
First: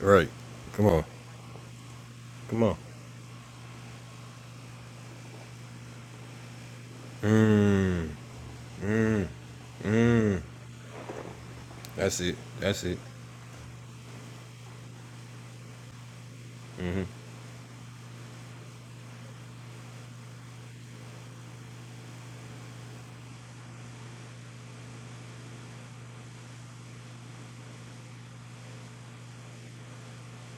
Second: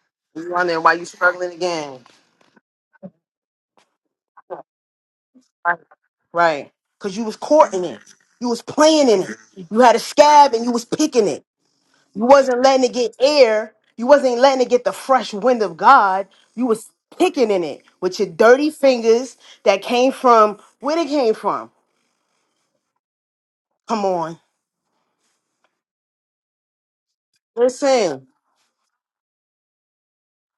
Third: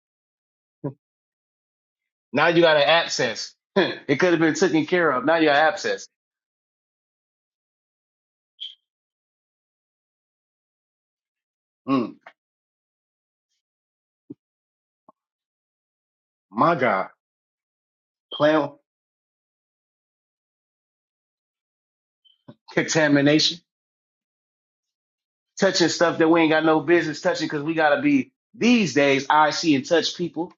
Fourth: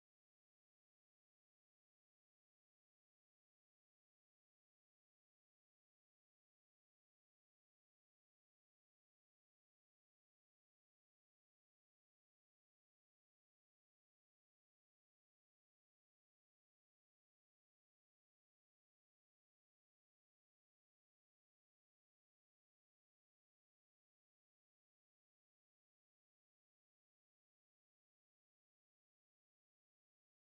[SPEAKER 1] Right.
[SPEAKER 3] You wonder
[SPEAKER 1] Come
[SPEAKER 3] why you
[SPEAKER 1] on.
[SPEAKER 3] struggling again.
[SPEAKER 2] now you
[SPEAKER 1] Come on.
[SPEAKER 2] got an abscess. it could have been taken care of. Now you got abscess.
[SPEAKER 3] Right. Cause you was courting it. You was playing in it. You had a scab and you was picking it.
[SPEAKER 2] Mm,
[SPEAKER 1] That's
[SPEAKER 3] You
[SPEAKER 1] it.
[SPEAKER 3] wasn't
[SPEAKER 1] That's
[SPEAKER 3] letting it
[SPEAKER 1] it.
[SPEAKER 3] get air. You wasn't letting it get the fresh wind of God. You
[SPEAKER 2] my
[SPEAKER 3] was
[SPEAKER 2] God,
[SPEAKER 3] picking in it with your dirty
[SPEAKER 2] plan
[SPEAKER 3] fingers that came from where they came from.
[SPEAKER 2] contamination.
[SPEAKER 3] Come on.
[SPEAKER 2] touching stuff that we ain't got no business touching because we gotta
[SPEAKER 3] Listen.
[SPEAKER 2] be these days I see and touch people.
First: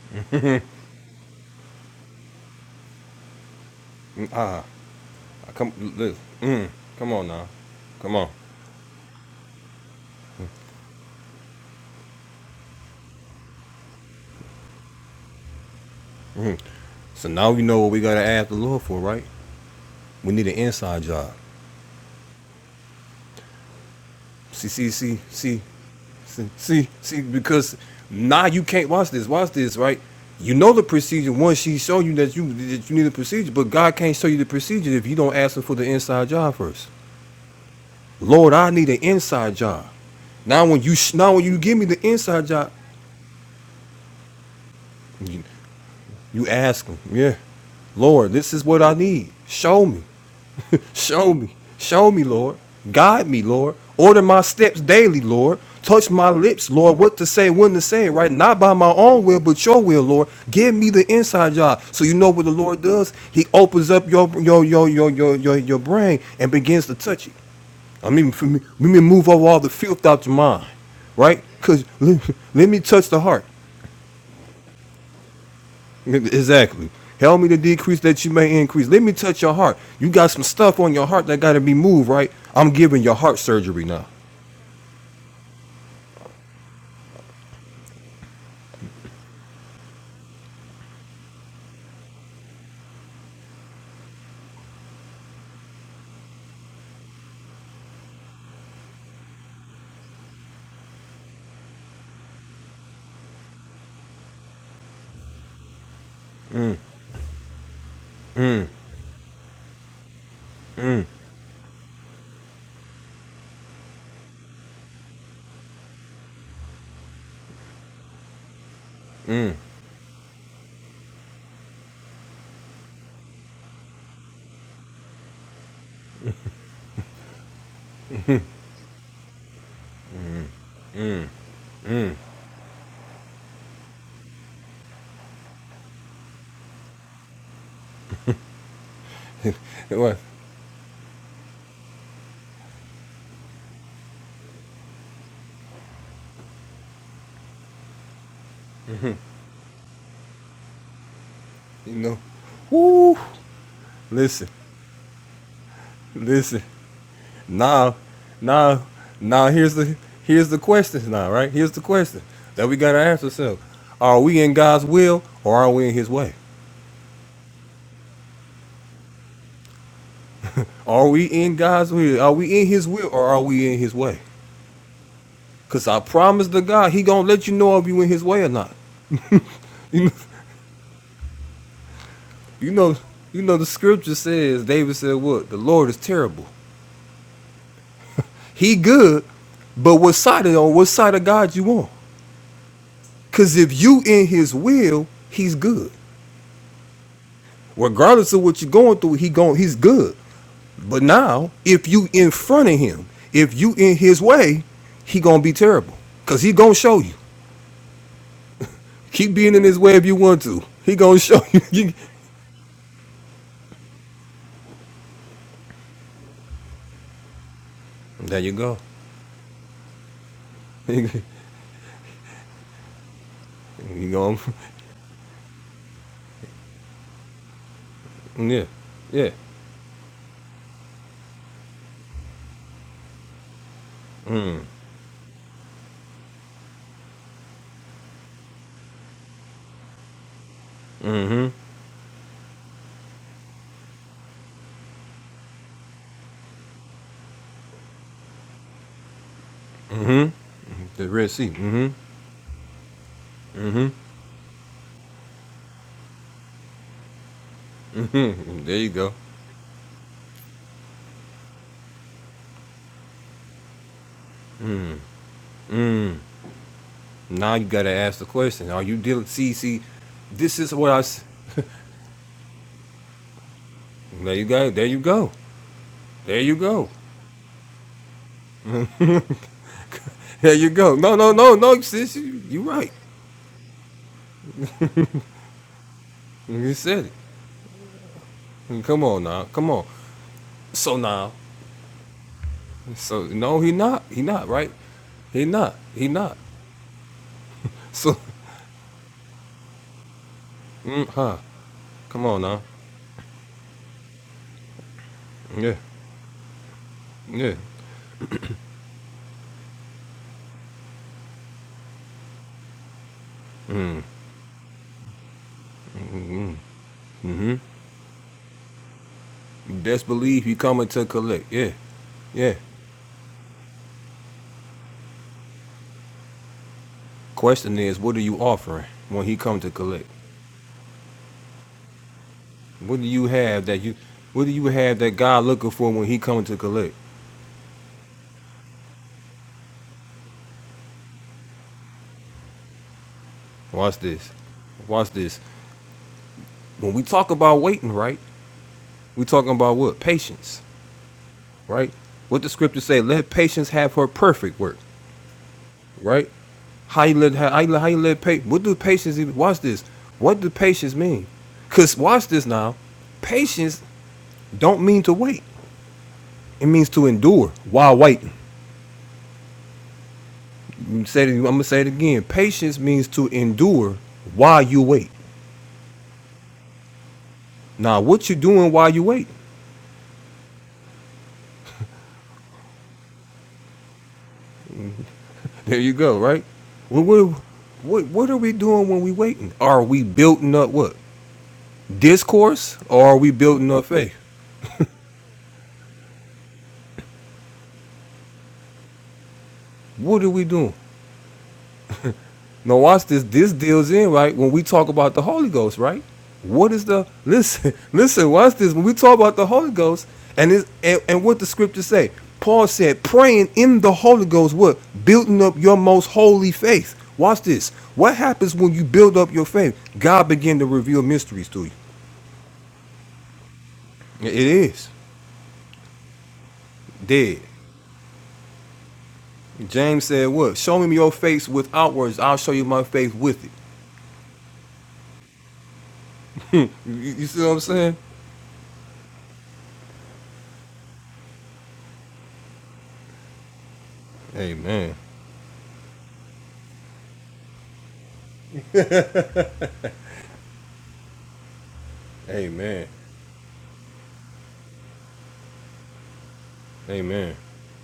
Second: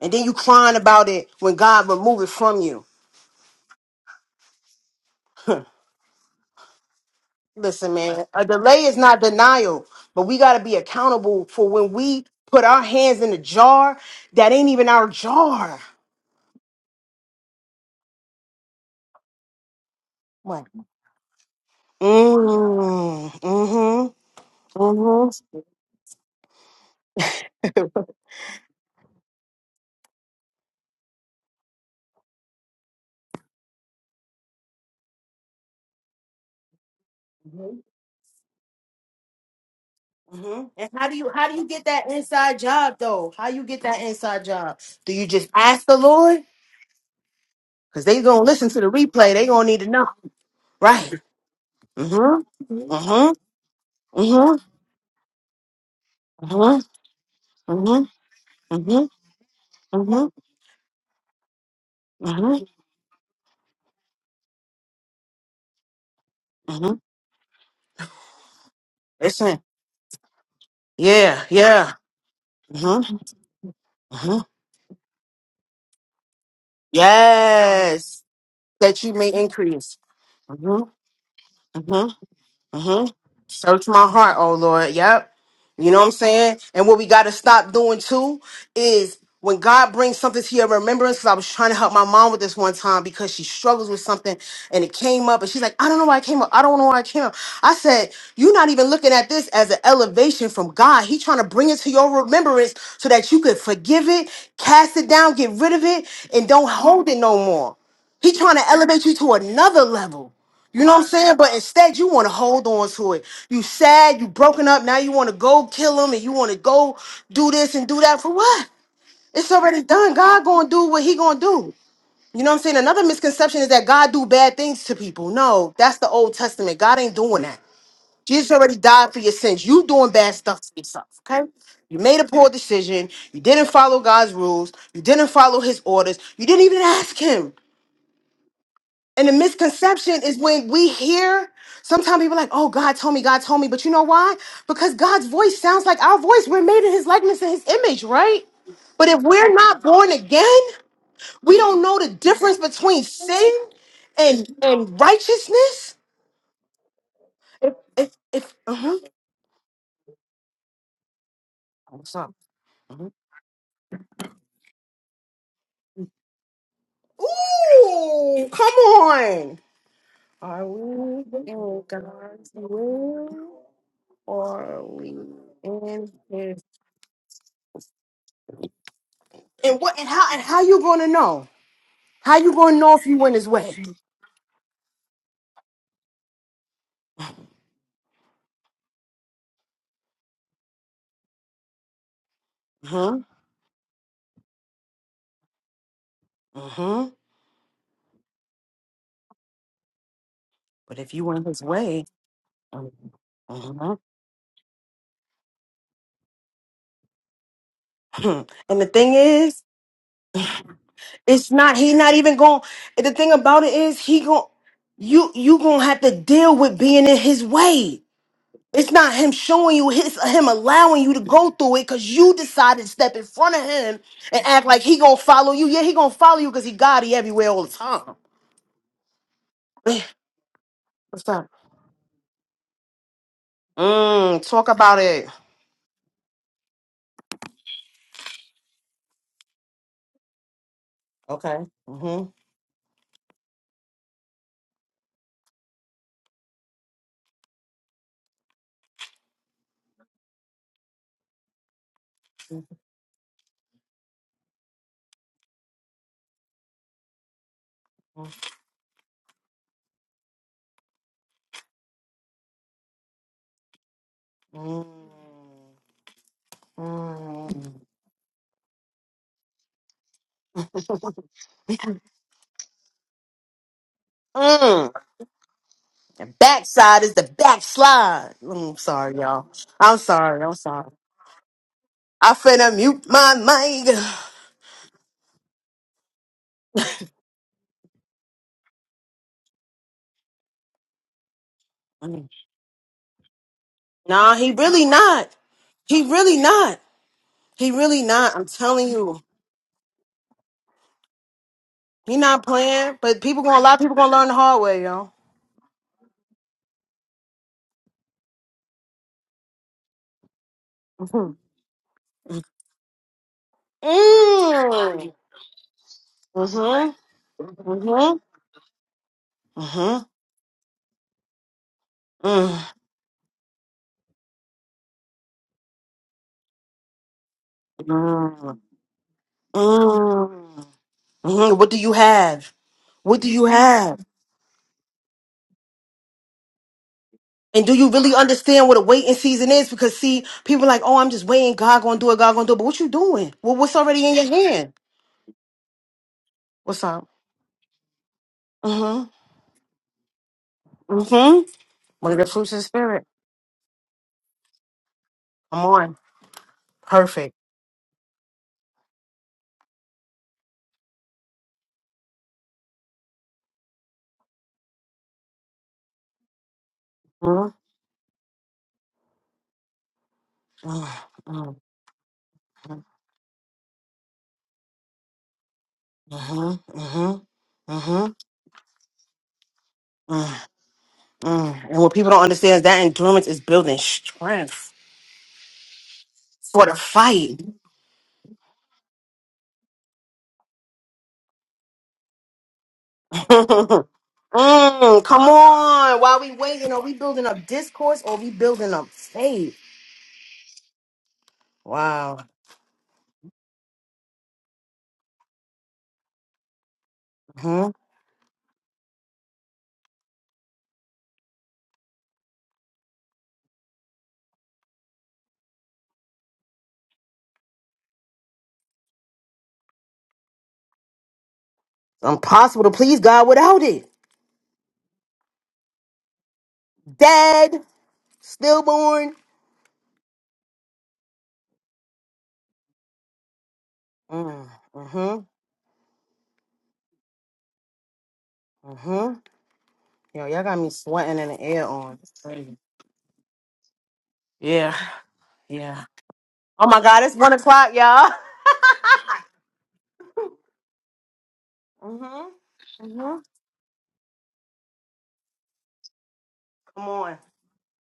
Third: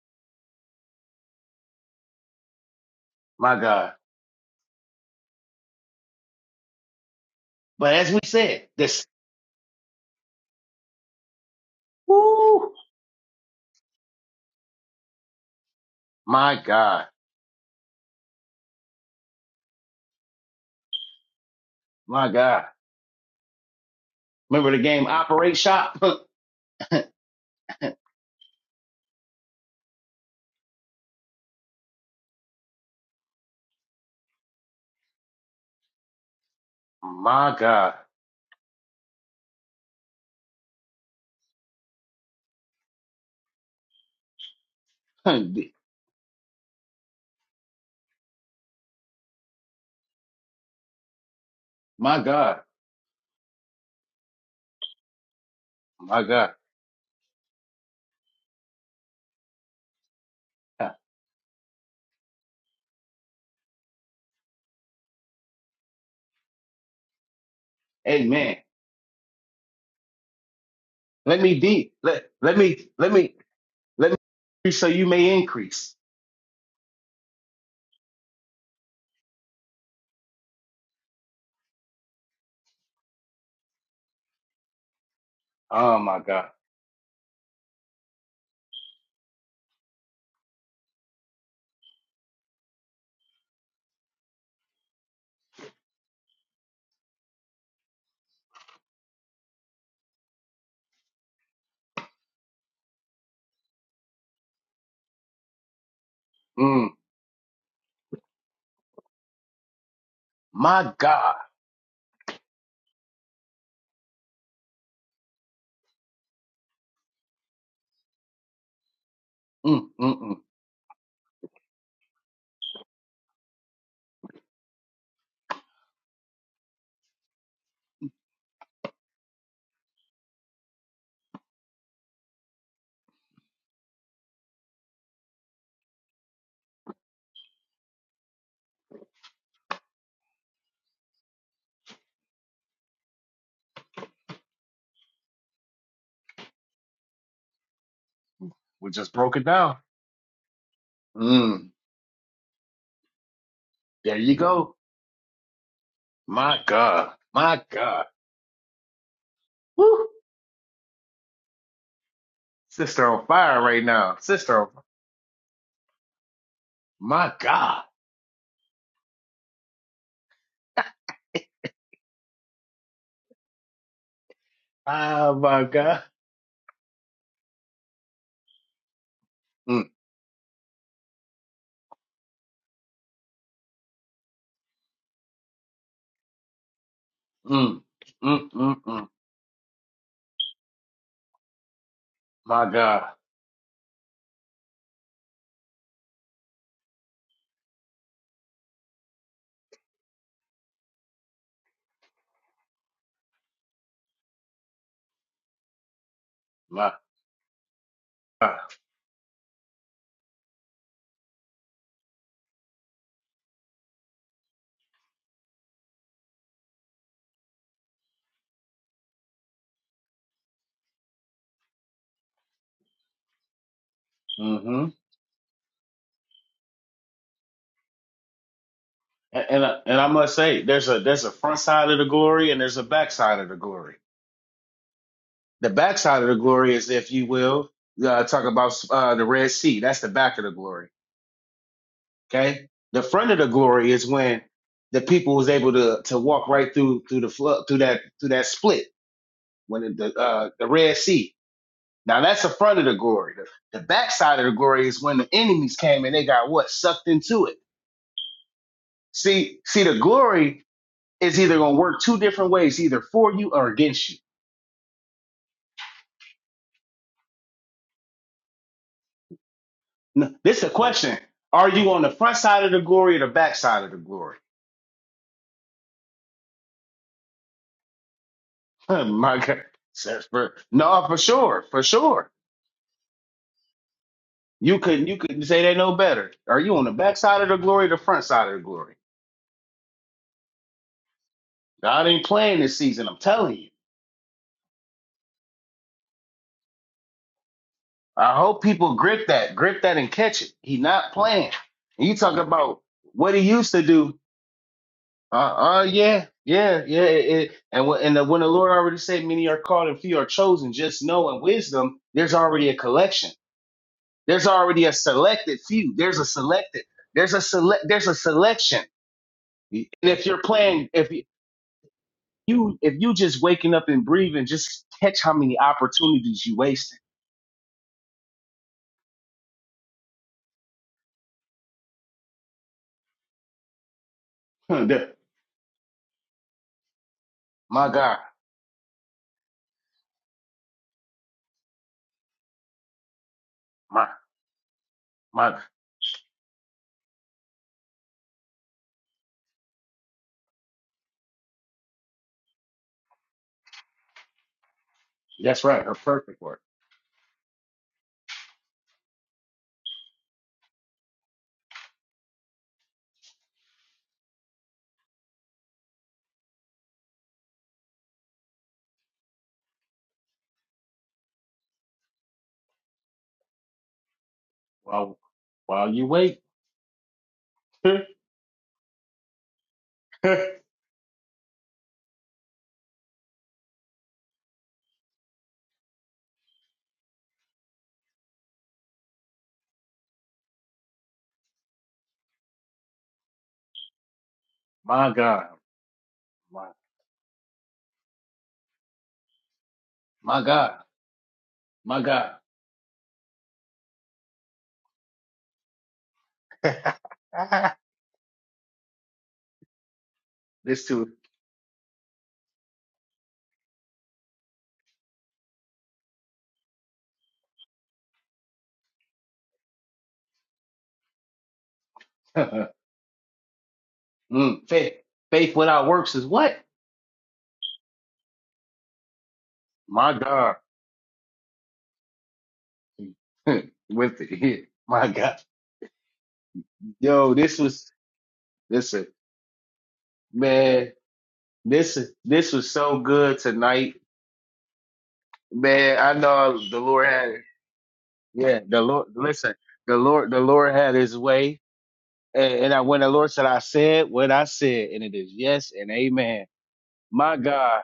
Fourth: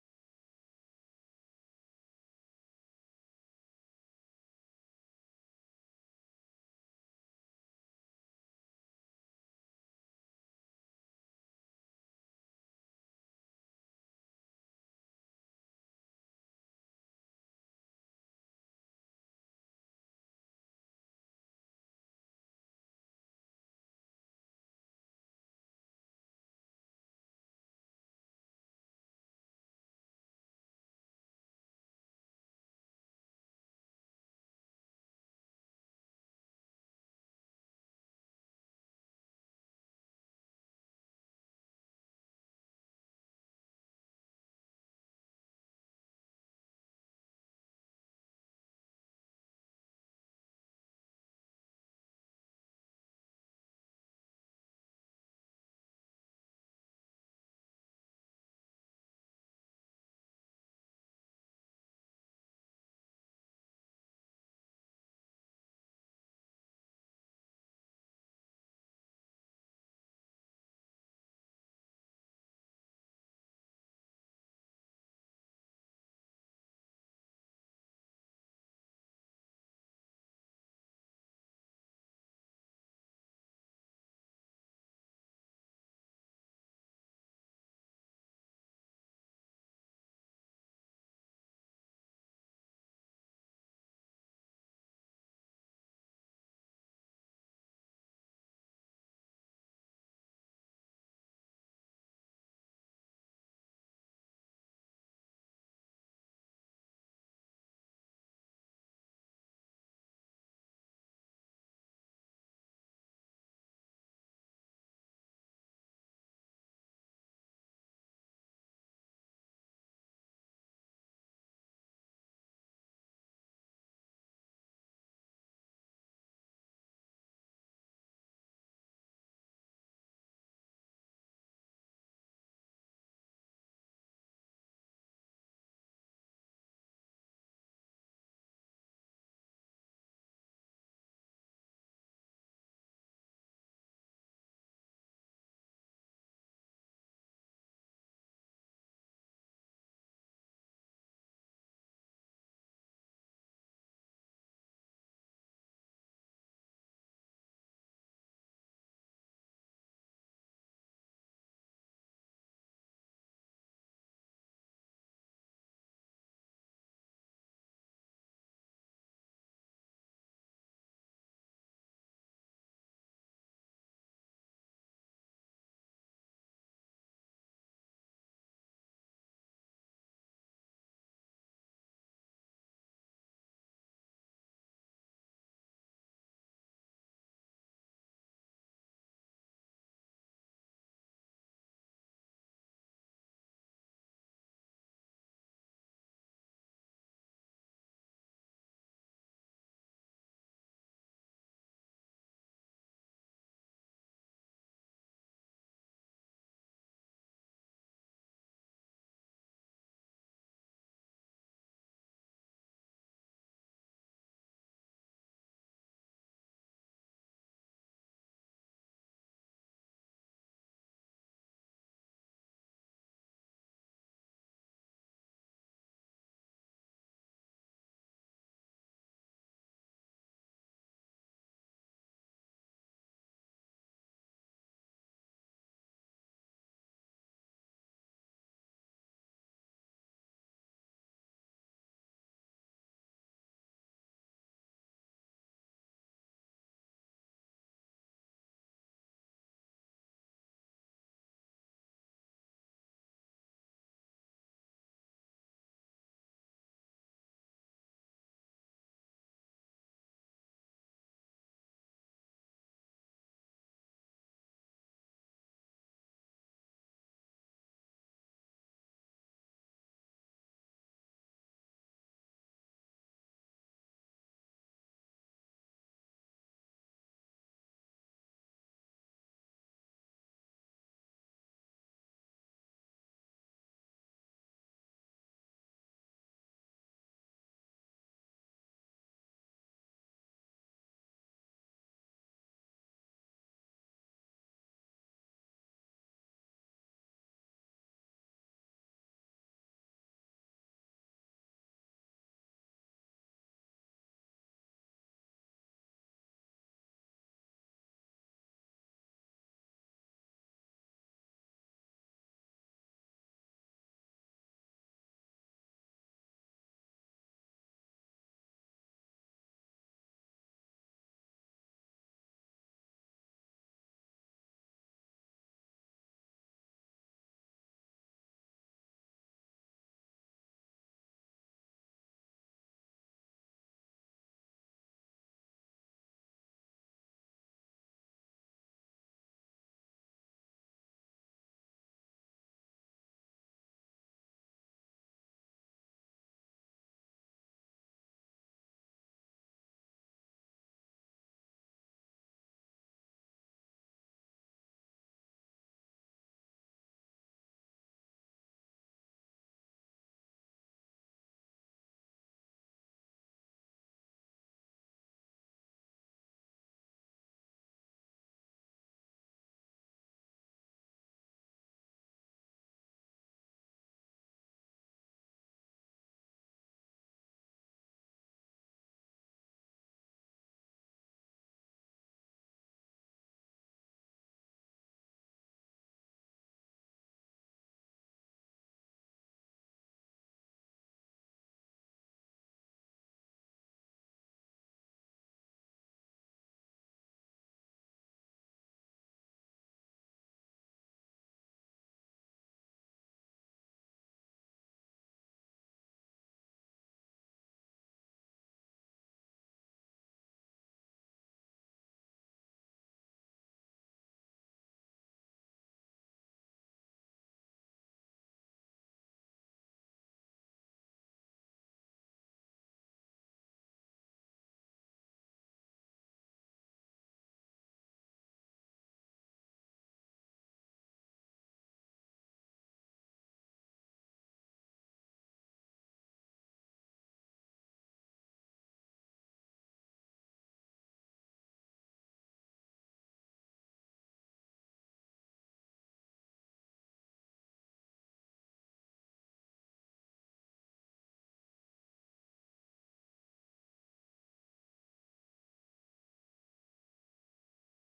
[SPEAKER 3] And then you crying about it when God remove it from you.
[SPEAKER 2] My God.
[SPEAKER 1] I come look. Mm. Come on now.
[SPEAKER 2] But
[SPEAKER 3] Listen,
[SPEAKER 2] as
[SPEAKER 1] Come
[SPEAKER 2] we
[SPEAKER 3] man.
[SPEAKER 1] on.
[SPEAKER 3] A
[SPEAKER 2] said,
[SPEAKER 3] delay is
[SPEAKER 2] this
[SPEAKER 3] not denial, but we gotta be accountable for when
[SPEAKER 2] woo,
[SPEAKER 3] we put our hands in a jar that ain't even our jar.
[SPEAKER 2] my God,
[SPEAKER 1] So now we know what we gotta ask the Lord for, right? We need an
[SPEAKER 3] What?
[SPEAKER 1] inside job.
[SPEAKER 2] my God.
[SPEAKER 3] Mm, mm-hmm.
[SPEAKER 1] See,
[SPEAKER 2] Remember the
[SPEAKER 1] see,
[SPEAKER 2] game
[SPEAKER 1] see,
[SPEAKER 2] Operate
[SPEAKER 1] see,
[SPEAKER 2] Shop?
[SPEAKER 1] see, see, see, because
[SPEAKER 3] Mm-hmm.
[SPEAKER 1] now you can't watch this. Watch this, right? You know the procedure. Once she show you that you that you need a procedure, but God can't show you the procedure if you don't ask Him for the inside job first.
[SPEAKER 2] my God.
[SPEAKER 1] Lord, I need an inside job.
[SPEAKER 3] hmm
[SPEAKER 1] Now when
[SPEAKER 3] And
[SPEAKER 1] you
[SPEAKER 3] how do you
[SPEAKER 1] now when
[SPEAKER 3] how do
[SPEAKER 1] you
[SPEAKER 3] you
[SPEAKER 1] give
[SPEAKER 3] get
[SPEAKER 1] me the
[SPEAKER 3] that
[SPEAKER 1] inside
[SPEAKER 3] inside
[SPEAKER 1] job,
[SPEAKER 3] job though? How you get that inside job? Do you
[SPEAKER 1] you,
[SPEAKER 3] just
[SPEAKER 2] my
[SPEAKER 3] ask the Lord?
[SPEAKER 1] you ask Him, yeah,
[SPEAKER 3] Cause they
[SPEAKER 1] Lord,
[SPEAKER 3] gonna
[SPEAKER 1] this is
[SPEAKER 3] listen to
[SPEAKER 1] what
[SPEAKER 3] the
[SPEAKER 1] I need.
[SPEAKER 3] replay. They gonna need
[SPEAKER 1] Show
[SPEAKER 3] to
[SPEAKER 1] me.
[SPEAKER 3] know, right?
[SPEAKER 1] Show me. Show me, Lord.
[SPEAKER 2] God.
[SPEAKER 3] Mm-hmm.
[SPEAKER 1] Guide me,
[SPEAKER 3] Mm-hmm.
[SPEAKER 1] Lord. Order my
[SPEAKER 3] Mm-hmm.
[SPEAKER 1] steps daily, Lord. Touch
[SPEAKER 2] My
[SPEAKER 1] my
[SPEAKER 2] God.
[SPEAKER 1] lips,
[SPEAKER 3] Mm-hmm.
[SPEAKER 1] Lord, what to say, when to
[SPEAKER 3] Mm-hmm.
[SPEAKER 1] say it, right? Not by my own will, but your will,
[SPEAKER 3] Mm-hmm.
[SPEAKER 1] Lord. Give me the inside job. So you know what the
[SPEAKER 3] Mm-hmm.
[SPEAKER 1] Lord does? He opens up your your your your your your, your brain and begins
[SPEAKER 3] Mm-hmm.
[SPEAKER 1] to touch it. I mean, for
[SPEAKER 2] Amen.
[SPEAKER 1] me, let me move over all
[SPEAKER 3] Listen.
[SPEAKER 1] the filth out your mind,
[SPEAKER 2] Let
[SPEAKER 3] Yeah.
[SPEAKER 1] right?
[SPEAKER 2] me
[SPEAKER 1] Because
[SPEAKER 2] be
[SPEAKER 3] Yeah.
[SPEAKER 1] let,
[SPEAKER 2] let let
[SPEAKER 1] let me
[SPEAKER 2] me
[SPEAKER 1] touch
[SPEAKER 2] let
[SPEAKER 3] Mm-hmm.
[SPEAKER 1] the
[SPEAKER 2] me
[SPEAKER 1] heart.
[SPEAKER 2] let me
[SPEAKER 3] Mm-hmm.
[SPEAKER 2] increase so you may increase.
[SPEAKER 1] Exactly. Help me to decrease
[SPEAKER 3] Yes.
[SPEAKER 1] that you may increase. Let
[SPEAKER 3] That you
[SPEAKER 1] me
[SPEAKER 3] may
[SPEAKER 1] touch your heart.
[SPEAKER 3] increase.
[SPEAKER 1] You got some stuff
[SPEAKER 3] Mm-hmm.
[SPEAKER 1] on your heart that got to be
[SPEAKER 3] Mm-hmm.
[SPEAKER 1] moved, right? I'm giving
[SPEAKER 3] hmm
[SPEAKER 1] your heart surgery
[SPEAKER 3] Search
[SPEAKER 1] now.
[SPEAKER 3] my heart, oh Lord. Yep. You
[SPEAKER 2] Oh
[SPEAKER 3] know what I'm
[SPEAKER 2] my God.
[SPEAKER 3] saying? And what we got to stop doing too is when God brings something to your remembrance, because I was trying to help my mom with this one time because she struggles with something and it came up and she's like, I don't know why it came up. I don't know why it came up. I said, You're not even looking at this as an elevation from God. He trying to bring it to your remembrance so that you could forgive it, cast it down, get rid of it, and don't
[SPEAKER 2] Mm,
[SPEAKER 3] hold it no more. He trying to elevate you to another level. You
[SPEAKER 2] my
[SPEAKER 3] know what I'm
[SPEAKER 2] God.
[SPEAKER 3] saying? But instead, you want to hold on to it. You sad, you broken up. Now you want to go kill him and you want to go do this and do that for what? It's already
[SPEAKER 2] Mm,
[SPEAKER 3] done.
[SPEAKER 2] mm, mm.
[SPEAKER 3] God gonna do what He gonna do. You know what I'm saying? Another misconception is that God do bad things to people. No, that's the Old Testament. God ain't doing that. Jesus already died for your sins. You doing bad stuff to yourself. Okay? You made a poor decision. You didn't follow God's rules. You didn't follow His orders. You didn't even ask Him. And the
[SPEAKER 1] What?
[SPEAKER 3] misconception is when we hear sometimes people are like, oh, God told me, God told me. But you know why? Because God's voice sounds like our voice. We're made in his likeness and his image, right?
[SPEAKER 2] We
[SPEAKER 3] But
[SPEAKER 2] just
[SPEAKER 3] if
[SPEAKER 2] broke it
[SPEAKER 3] we're
[SPEAKER 2] down.
[SPEAKER 3] not born again, we
[SPEAKER 2] Mm,
[SPEAKER 3] don't
[SPEAKER 1] You
[SPEAKER 3] know the
[SPEAKER 1] know?
[SPEAKER 3] difference between
[SPEAKER 1] Woo!
[SPEAKER 3] sin
[SPEAKER 2] there you
[SPEAKER 3] and,
[SPEAKER 1] Listen,
[SPEAKER 2] go.
[SPEAKER 3] and righteousness.
[SPEAKER 2] My
[SPEAKER 1] listen.
[SPEAKER 2] God. My
[SPEAKER 1] Now,
[SPEAKER 2] God.
[SPEAKER 3] If, if,
[SPEAKER 1] now,
[SPEAKER 3] uh-huh.
[SPEAKER 1] now. Here's the
[SPEAKER 2] Woo.
[SPEAKER 1] here's the question now, right? Here's the
[SPEAKER 3] What's
[SPEAKER 1] question
[SPEAKER 3] up?
[SPEAKER 1] that we gotta
[SPEAKER 2] Sister
[SPEAKER 3] Mhm.
[SPEAKER 1] ask
[SPEAKER 2] on fire
[SPEAKER 1] ourselves:
[SPEAKER 2] right now.
[SPEAKER 1] Are we in
[SPEAKER 2] Sister on
[SPEAKER 1] God's will or are we in His way?
[SPEAKER 2] my God.
[SPEAKER 3] Ooh, come on.
[SPEAKER 1] Are we in God's will? Are we in His will or are we in His way?
[SPEAKER 2] Oh my
[SPEAKER 1] Cause I
[SPEAKER 2] God.
[SPEAKER 1] promise to God, He gonna let you know if you in His way or not.
[SPEAKER 3] And
[SPEAKER 2] Mm,
[SPEAKER 3] what and how and how you gonna know? How you
[SPEAKER 1] You
[SPEAKER 3] gonna know
[SPEAKER 1] know,
[SPEAKER 3] if you went
[SPEAKER 1] you
[SPEAKER 3] his
[SPEAKER 1] know the
[SPEAKER 3] way?
[SPEAKER 1] scripture says David said what? The Lord is terrible.
[SPEAKER 2] mm, mm, mm,
[SPEAKER 1] He
[SPEAKER 2] mm.
[SPEAKER 1] good, but what side of on what side of God you on?
[SPEAKER 2] My God.
[SPEAKER 3] Mm-hmm.
[SPEAKER 1] Cause if you in his will, he's good.
[SPEAKER 3] Mm-hmm.
[SPEAKER 1] Regardless of what you're going through, he going he's good.
[SPEAKER 3] But
[SPEAKER 1] But
[SPEAKER 3] if you went
[SPEAKER 1] now,
[SPEAKER 3] his
[SPEAKER 1] if
[SPEAKER 3] way,
[SPEAKER 1] you in front of him, if you
[SPEAKER 3] Uh-huh.
[SPEAKER 1] in his way, he gonna be terrible. Cause he gonna
[SPEAKER 2] My
[SPEAKER 1] show you.
[SPEAKER 2] God.
[SPEAKER 3] And the thing
[SPEAKER 1] Keep being
[SPEAKER 3] is,
[SPEAKER 1] in his way if you want to. He gonna show
[SPEAKER 3] it's
[SPEAKER 1] you.
[SPEAKER 3] not he
[SPEAKER 1] You-
[SPEAKER 3] not even going the thing about it is he going you you going to have to deal with being in his way.
[SPEAKER 1] there you go.
[SPEAKER 3] It's not him showing you his him allowing you to
[SPEAKER 1] you
[SPEAKER 3] go through it cuz you decided to step in front of him
[SPEAKER 1] gonna
[SPEAKER 3] and act like
[SPEAKER 2] Mm-hmm.
[SPEAKER 3] he going to follow you. Yeah, he going to follow you cuz he God he everywhere all the time.
[SPEAKER 1] yeah. Yeah.
[SPEAKER 2] And and I, and
[SPEAKER 3] Eh,
[SPEAKER 2] I must say, there's a there's
[SPEAKER 3] What's
[SPEAKER 2] a
[SPEAKER 3] up?
[SPEAKER 2] front side of the glory and there's a back side of the glory.
[SPEAKER 3] Mm, talk about it.
[SPEAKER 2] The back side of the glory is, if you will, uh, talk about uh, the Red Sea. That's the back of the glory.
[SPEAKER 1] Mm-hmm.
[SPEAKER 3] Okay. Mhm.
[SPEAKER 2] Okay. The front of the glory is when the people was able to to walk right through through the flood through that through that split when the
[SPEAKER 1] Mm-hmm.
[SPEAKER 2] uh, the Red
[SPEAKER 1] The Red
[SPEAKER 2] Sea.
[SPEAKER 1] Sea. Mm-hmm.
[SPEAKER 2] Now that's the
[SPEAKER 3] Mm.
[SPEAKER 2] front of the glory.
[SPEAKER 1] Mm-hmm.
[SPEAKER 2] The, the backside of the glory is when the enemies came and they got what sucked into it.
[SPEAKER 1] Hmm, there you go.
[SPEAKER 2] See, see, the glory is either going to work two different ways, either for you or against you.
[SPEAKER 3] Mm.
[SPEAKER 1] Now you
[SPEAKER 3] Mm.
[SPEAKER 1] gotta ask the question. Are you dealing? See, see,
[SPEAKER 2] N- This
[SPEAKER 1] this
[SPEAKER 2] is a
[SPEAKER 1] is what I.
[SPEAKER 2] question:
[SPEAKER 1] s-
[SPEAKER 2] Are you on the front side of the glory or the back side of the
[SPEAKER 1] There
[SPEAKER 2] glory?
[SPEAKER 1] you go.
[SPEAKER 3] mm.
[SPEAKER 1] There you go.
[SPEAKER 3] And
[SPEAKER 1] There you go.
[SPEAKER 3] backside is the backslide. Mm, I'm sorry,
[SPEAKER 2] My
[SPEAKER 3] y'all.
[SPEAKER 2] God,
[SPEAKER 3] I'm
[SPEAKER 2] says
[SPEAKER 3] sorry.
[SPEAKER 2] for
[SPEAKER 3] I'm
[SPEAKER 1] There you
[SPEAKER 3] sorry.
[SPEAKER 1] go.
[SPEAKER 2] no,
[SPEAKER 1] No,
[SPEAKER 2] for
[SPEAKER 1] no, no,
[SPEAKER 2] sure,
[SPEAKER 1] no,
[SPEAKER 2] for
[SPEAKER 1] sis.
[SPEAKER 2] sure.
[SPEAKER 3] I
[SPEAKER 1] You, you
[SPEAKER 3] finna
[SPEAKER 1] right.
[SPEAKER 3] mute my mic.
[SPEAKER 2] You couldn't, you couldn't say they know better. Are
[SPEAKER 1] You
[SPEAKER 2] you on the
[SPEAKER 1] said
[SPEAKER 2] back side of the glory or the front side of the
[SPEAKER 1] it.
[SPEAKER 2] glory?
[SPEAKER 1] Come on now. Come on. So now.
[SPEAKER 2] God ain't
[SPEAKER 3] Mm.
[SPEAKER 2] playing this season. I'm
[SPEAKER 1] So
[SPEAKER 2] telling
[SPEAKER 1] no,
[SPEAKER 2] you.
[SPEAKER 1] he not. He
[SPEAKER 3] Nah,
[SPEAKER 1] not
[SPEAKER 3] he
[SPEAKER 1] right.
[SPEAKER 3] really not.
[SPEAKER 1] He not.
[SPEAKER 3] He
[SPEAKER 1] He
[SPEAKER 3] really
[SPEAKER 1] not.
[SPEAKER 3] not. He really
[SPEAKER 1] So,
[SPEAKER 3] not.
[SPEAKER 2] I
[SPEAKER 3] I'm
[SPEAKER 2] hope
[SPEAKER 3] telling
[SPEAKER 2] people
[SPEAKER 3] you.
[SPEAKER 2] grip that, grip that and catch it. He
[SPEAKER 1] mm,
[SPEAKER 2] not
[SPEAKER 1] huh?
[SPEAKER 2] playing. And
[SPEAKER 3] He
[SPEAKER 2] you
[SPEAKER 1] Come
[SPEAKER 2] talk
[SPEAKER 1] on
[SPEAKER 3] not
[SPEAKER 1] now.
[SPEAKER 2] about
[SPEAKER 3] playing, but
[SPEAKER 2] what he
[SPEAKER 3] people gonna a
[SPEAKER 2] used
[SPEAKER 3] lot of
[SPEAKER 2] to
[SPEAKER 3] people gonna
[SPEAKER 2] do.
[SPEAKER 3] learn the hard way, y'all.
[SPEAKER 2] Uh,
[SPEAKER 1] Yeah.
[SPEAKER 2] uh yeah, yeah, yeah. It, it-
[SPEAKER 1] Yeah.
[SPEAKER 2] and when, and the, when the Lord already said, many are called and few are chosen, just know in wisdom, there's
[SPEAKER 3] Mm.
[SPEAKER 2] already a collection. There's already a
[SPEAKER 3] Mm-hmm.
[SPEAKER 2] selected few. There's a selected. There's a
[SPEAKER 1] Mm-hmm.
[SPEAKER 2] select. There's a
[SPEAKER 3] Mm-hmm.
[SPEAKER 2] selection. And
[SPEAKER 1] Best
[SPEAKER 3] Mm-hmm.
[SPEAKER 2] if you're
[SPEAKER 1] believe he coming
[SPEAKER 2] playing,
[SPEAKER 1] to
[SPEAKER 2] if you
[SPEAKER 1] collect. Yeah. Yeah.
[SPEAKER 3] Mm.
[SPEAKER 2] you- if you just waking up and breathing, just catch how many opportunities you wasting.
[SPEAKER 1] Question is, what are you
[SPEAKER 3] Mm.
[SPEAKER 1] offering when he come to collect?
[SPEAKER 3] Mm. Mm. What do you have?
[SPEAKER 1] What do
[SPEAKER 3] What
[SPEAKER 1] you
[SPEAKER 3] do you
[SPEAKER 1] have that you
[SPEAKER 3] have?
[SPEAKER 1] what do you
[SPEAKER 2] Hmm,
[SPEAKER 1] have that
[SPEAKER 2] that-
[SPEAKER 1] God looking for when he coming to collect?
[SPEAKER 3] And do
[SPEAKER 2] My
[SPEAKER 3] you really
[SPEAKER 2] God,
[SPEAKER 3] understand what a waiting season is? Because see, people are like, oh, I'm just waiting. God gonna do it. God gonna do it. But what you doing? Well, what's
[SPEAKER 1] Watch
[SPEAKER 3] already
[SPEAKER 2] my
[SPEAKER 3] in your
[SPEAKER 1] this.
[SPEAKER 3] hand?
[SPEAKER 1] Watch this.
[SPEAKER 2] my.
[SPEAKER 3] What's
[SPEAKER 1] When we
[SPEAKER 3] up?
[SPEAKER 1] talk about waiting, right?
[SPEAKER 3] Mm-hmm.
[SPEAKER 1] We talking about what? Patience,
[SPEAKER 3] Mm-hmm.
[SPEAKER 1] right?
[SPEAKER 3] One of the
[SPEAKER 1] What the
[SPEAKER 3] fruits of the
[SPEAKER 1] scripture say,
[SPEAKER 3] spirit.
[SPEAKER 1] let patience have her perfect work,
[SPEAKER 2] That's
[SPEAKER 3] Come
[SPEAKER 2] right. A
[SPEAKER 3] on.
[SPEAKER 1] right?
[SPEAKER 2] perfect word.
[SPEAKER 1] How you
[SPEAKER 3] Perfect.
[SPEAKER 1] let how you, how you let pa- what do patience even watch this? What do patience mean? Cause watch this now. Patience don't mean to wait. It means to endure
[SPEAKER 3] Mm-hmm.
[SPEAKER 1] while waiting. I'm gonna
[SPEAKER 3] Mm-hmm.
[SPEAKER 1] say it again. Patience means to endure while you wait.
[SPEAKER 2] While while you
[SPEAKER 3] Mm-hmm.
[SPEAKER 2] wait,
[SPEAKER 3] Mm-hmm.
[SPEAKER 1] Now,
[SPEAKER 3] Mm-hmm.
[SPEAKER 1] what you doing while you wait?
[SPEAKER 3] Mm-hmm. And what people don't understand is that endurance is building strength
[SPEAKER 1] There you go, right?
[SPEAKER 3] for the
[SPEAKER 1] Well, what,
[SPEAKER 3] fight.
[SPEAKER 1] what, what are we doing when we waiting? Are we building up what? Discourse or are we building up
[SPEAKER 3] mm,
[SPEAKER 1] faith?
[SPEAKER 2] my
[SPEAKER 3] come
[SPEAKER 2] God,
[SPEAKER 3] on. While we
[SPEAKER 2] my
[SPEAKER 3] waiting, are we building up discourse or are we building up faith?
[SPEAKER 1] What are
[SPEAKER 2] my
[SPEAKER 1] we doing?
[SPEAKER 2] God, my
[SPEAKER 3] Wow.
[SPEAKER 2] God.
[SPEAKER 1] Now watch this. This deals in right when we talk about the Holy Ghost, right? What is the
[SPEAKER 3] Mm-hmm.
[SPEAKER 1] listen? Listen, watch this. When we talk about the Holy Ghost and this and, and what the scriptures say, Paul said, praying in the Holy Ghost, what building up your most holy faith. Watch this. What happens when you build up your faith? God begin to reveal mysteries to you.
[SPEAKER 3] It's impossible to please God without it.
[SPEAKER 1] It
[SPEAKER 2] Mm,
[SPEAKER 1] is
[SPEAKER 2] faith faith without works is what?
[SPEAKER 1] dead.
[SPEAKER 3] Dead, stillborn.
[SPEAKER 1] James
[SPEAKER 2] My
[SPEAKER 1] said,
[SPEAKER 2] God,
[SPEAKER 1] "What? Show me your faith without words. I'll show you my faith with it."
[SPEAKER 2] with
[SPEAKER 3] Mm,
[SPEAKER 2] it, my
[SPEAKER 3] mm-hmm.
[SPEAKER 2] God.
[SPEAKER 1] you you
[SPEAKER 2] Yo,
[SPEAKER 1] see what
[SPEAKER 2] this
[SPEAKER 1] I'm
[SPEAKER 2] was
[SPEAKER 1] saying?
[SPEAKER 2] listen,
[SPEAKER 3] Mm-hmm. Yo, y'all got me
[SPEAKER 2] man.
[SPEAKER 3] sweating in the air
[SPEAKER 2] This
[SPEAKER 3] on. It's
[SPEAKER 2] this
[SPEAKER 3] crazy.
[SPEAKER 2] was so good tonight,
[SPEAKER 3] Yeah.
[SPEAKER 1] Amen.
[SPEAKER 3] Yeah.
[SPEAKER 2] man. I know
[SPEAKER 3] Oh
[SPEAKER 2] the
[SPEAKER 3] my God,
[SPEAKER 2] Lord
[SPEAKER 3] it's one
[SPEAKER 2] had
[SPEAKER 3] o'clock, y'all.
[SPEAKER 2] yeah. The Lord listen. The Lord the Lord had His way, and, and I,
[SPEAKER 3] Mm-hmm.
[SPEAKER 1] Amen.
[SPEAKER 2] when the
[SPEAKER 3] Mm-hmm.
[SPEAKER 2] Lord said, "I said what I said," and it is yes and amen.
[SPEAKER 3] Come on.
[SPEAKER 1] Amen.
[SPEAKER 2] my God,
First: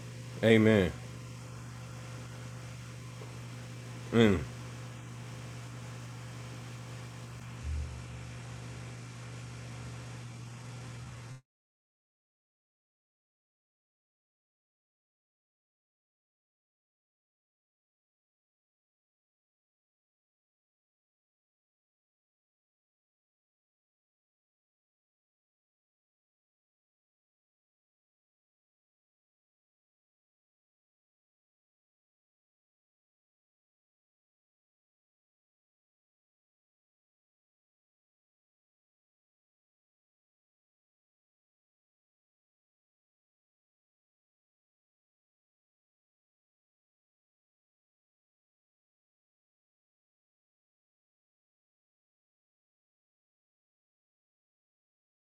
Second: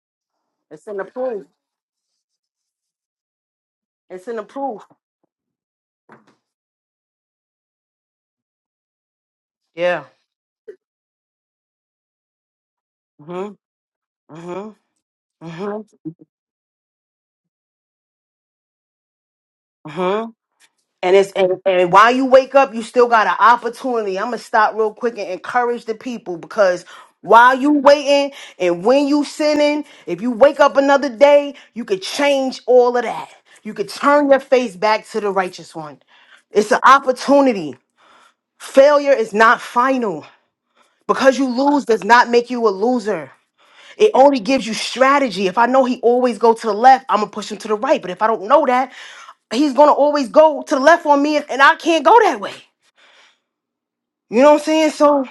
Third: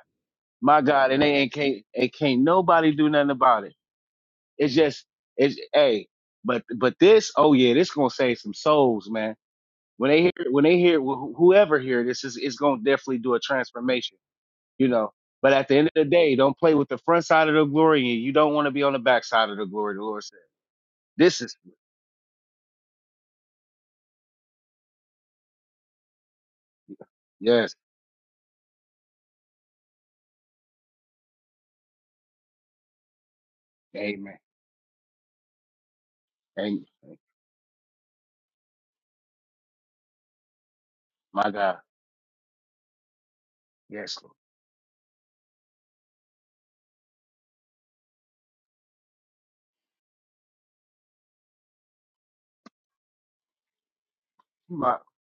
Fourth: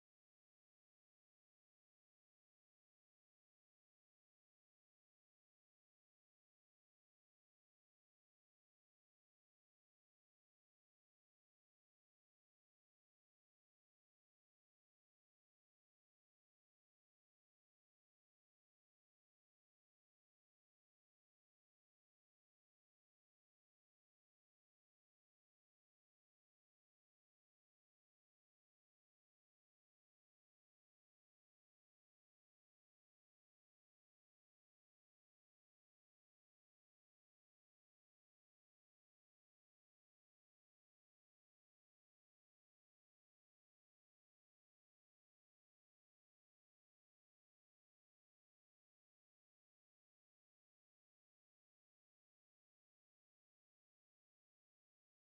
[SPEAKER 2] my
[SPEAKER 3] It's
[SPEAKER 1] Amen.
[SPEAKER 3] in the
[SPEAKER 2] God, and they
[SPEAKER 3] proof.
[SPEAKER 2] ain't can't it can't nobody do nothing about it.
[SPEAKER 3] It's in
[SPEAKER 1] Mm.
[SPEAKER 3] the
[SPEAKER 2] It's
[SPEAKER 3] proof.
[SPEAKER 2] just it's hey, but but this, oh yeah, this gonna save some souls, man.
[SPEAKER 3] Yeah.
[SPEAKER 2] When they hear when they hear wh- whoever hear this is it's gonna definitely do a
[SPEAKER 3] Mm-hmm.
[SPEAKER 2] transformation,
[SPEAKER 3] Mm-hmm.
[SPEAKER 2] you know. But at the
[SPEAKER 3] Mm-hmm.
[SPEAKER 2] end of the day, don't play with the front side of the glory, and you don't want to be on the back side of the glory. The
[SPEAKER 3] mm-hmm.
[SPEAKER 2] Lord said,
[SPEAKER 3] And it's
[SPEAKER 2] "This
[SPEAKER 3] and,
[SPEAKER 2] is
[SPEAKER 3] and while you wake up, you still got an opportunity. I'm gonna stop real quick and encourage the people because while you
[SPEAKER 2] yes,
[SPEAKER 3] waiting and when you sinning, if you wake up another day, you could change all of that. You could turn
[SPEAKER 2] Amen,
[SPEAKER 3] your face back to the righteous one. It's an
[SPEAKER 2] Amen,
[SPEAKER 3] opportunity. Failure is not final. Because you
[SPEAKER 2] my God,
[SPEAKER 3] lose does not make you a loser. It
[SPEAKER 2] yes, Lord,
[SPEAKER 3] only gives you strategy. If I know he always go to the left, I'm gonna push him to the right. But if I don't know that, he's gonna always go to the left on me, and and I can't go that way. You know what I'm saying?
[SPEAKER 2] my
[SPEAKER 3] So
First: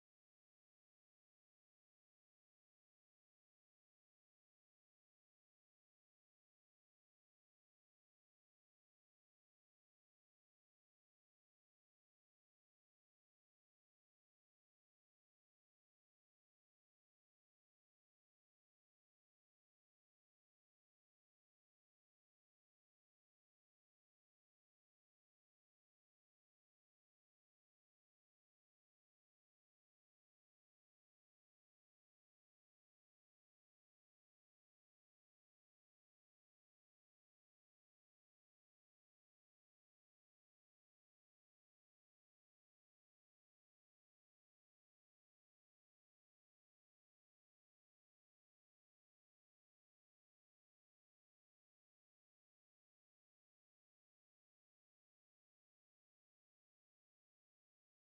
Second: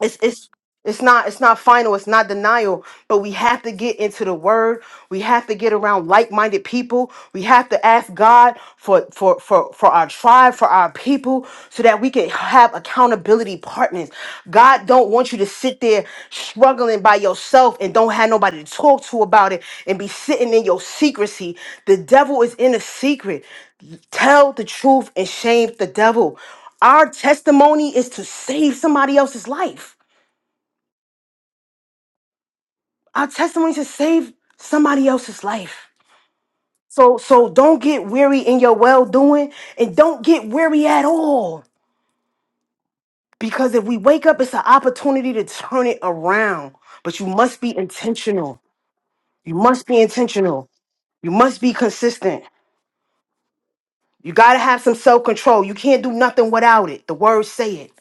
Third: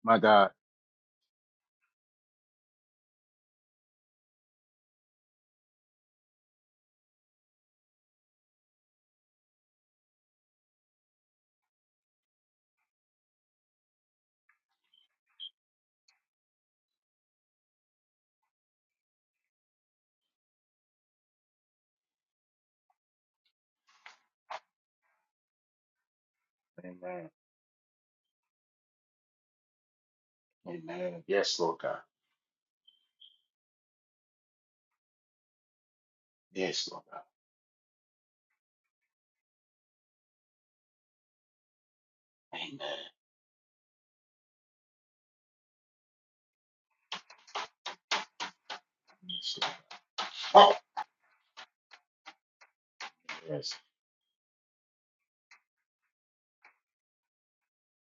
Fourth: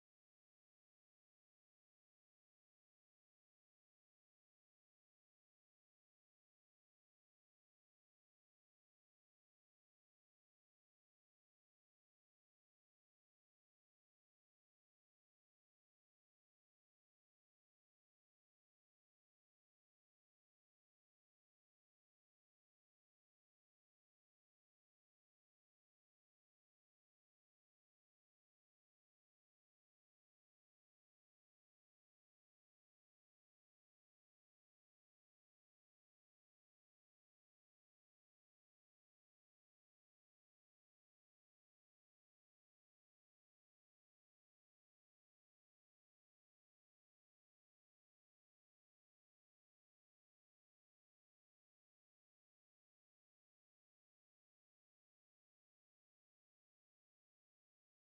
[SPEAKER 3] it's
[SPEAKER 2] my
[SPEAKER 3] it's
[SPEAKER 2] God,
[SPEAKER 3] it's not it's not final, it's not denial, but we have to get into the word. We have to get around like-minded people. We have to ask God for for for for our tribe, for our people so that we can have accountability partners. God don't want you to sit there struggling by yourself and don't have nobody to talk to about it and be sitting in your secrecy. The devil is in the secret. Tell the truth and shame the devil. Our
[SPEAKER 2] Amen,
[SPEAKER 3] testimony is to save somebody else's life.
[SPEAKER 2] Amen, yes, Lord God,
[SPEAKER 3] Our testimony to save somebody else's life.
[SPEAKER 2] yes, Lord
[SPEAKER 3] So
[SPEAKER 2] God,
[SPEAKER 3] so don't get weary in your well doing and don't get weary at all.
[SPEAKER 2] Amen."
[SPEAKER 3] Because if we wake up, it's an opportunity to turn it around. But you must be intentional. You must be intentional. You must be consistent. You gotta have some self-control. You can't do nothing without it. The words say it.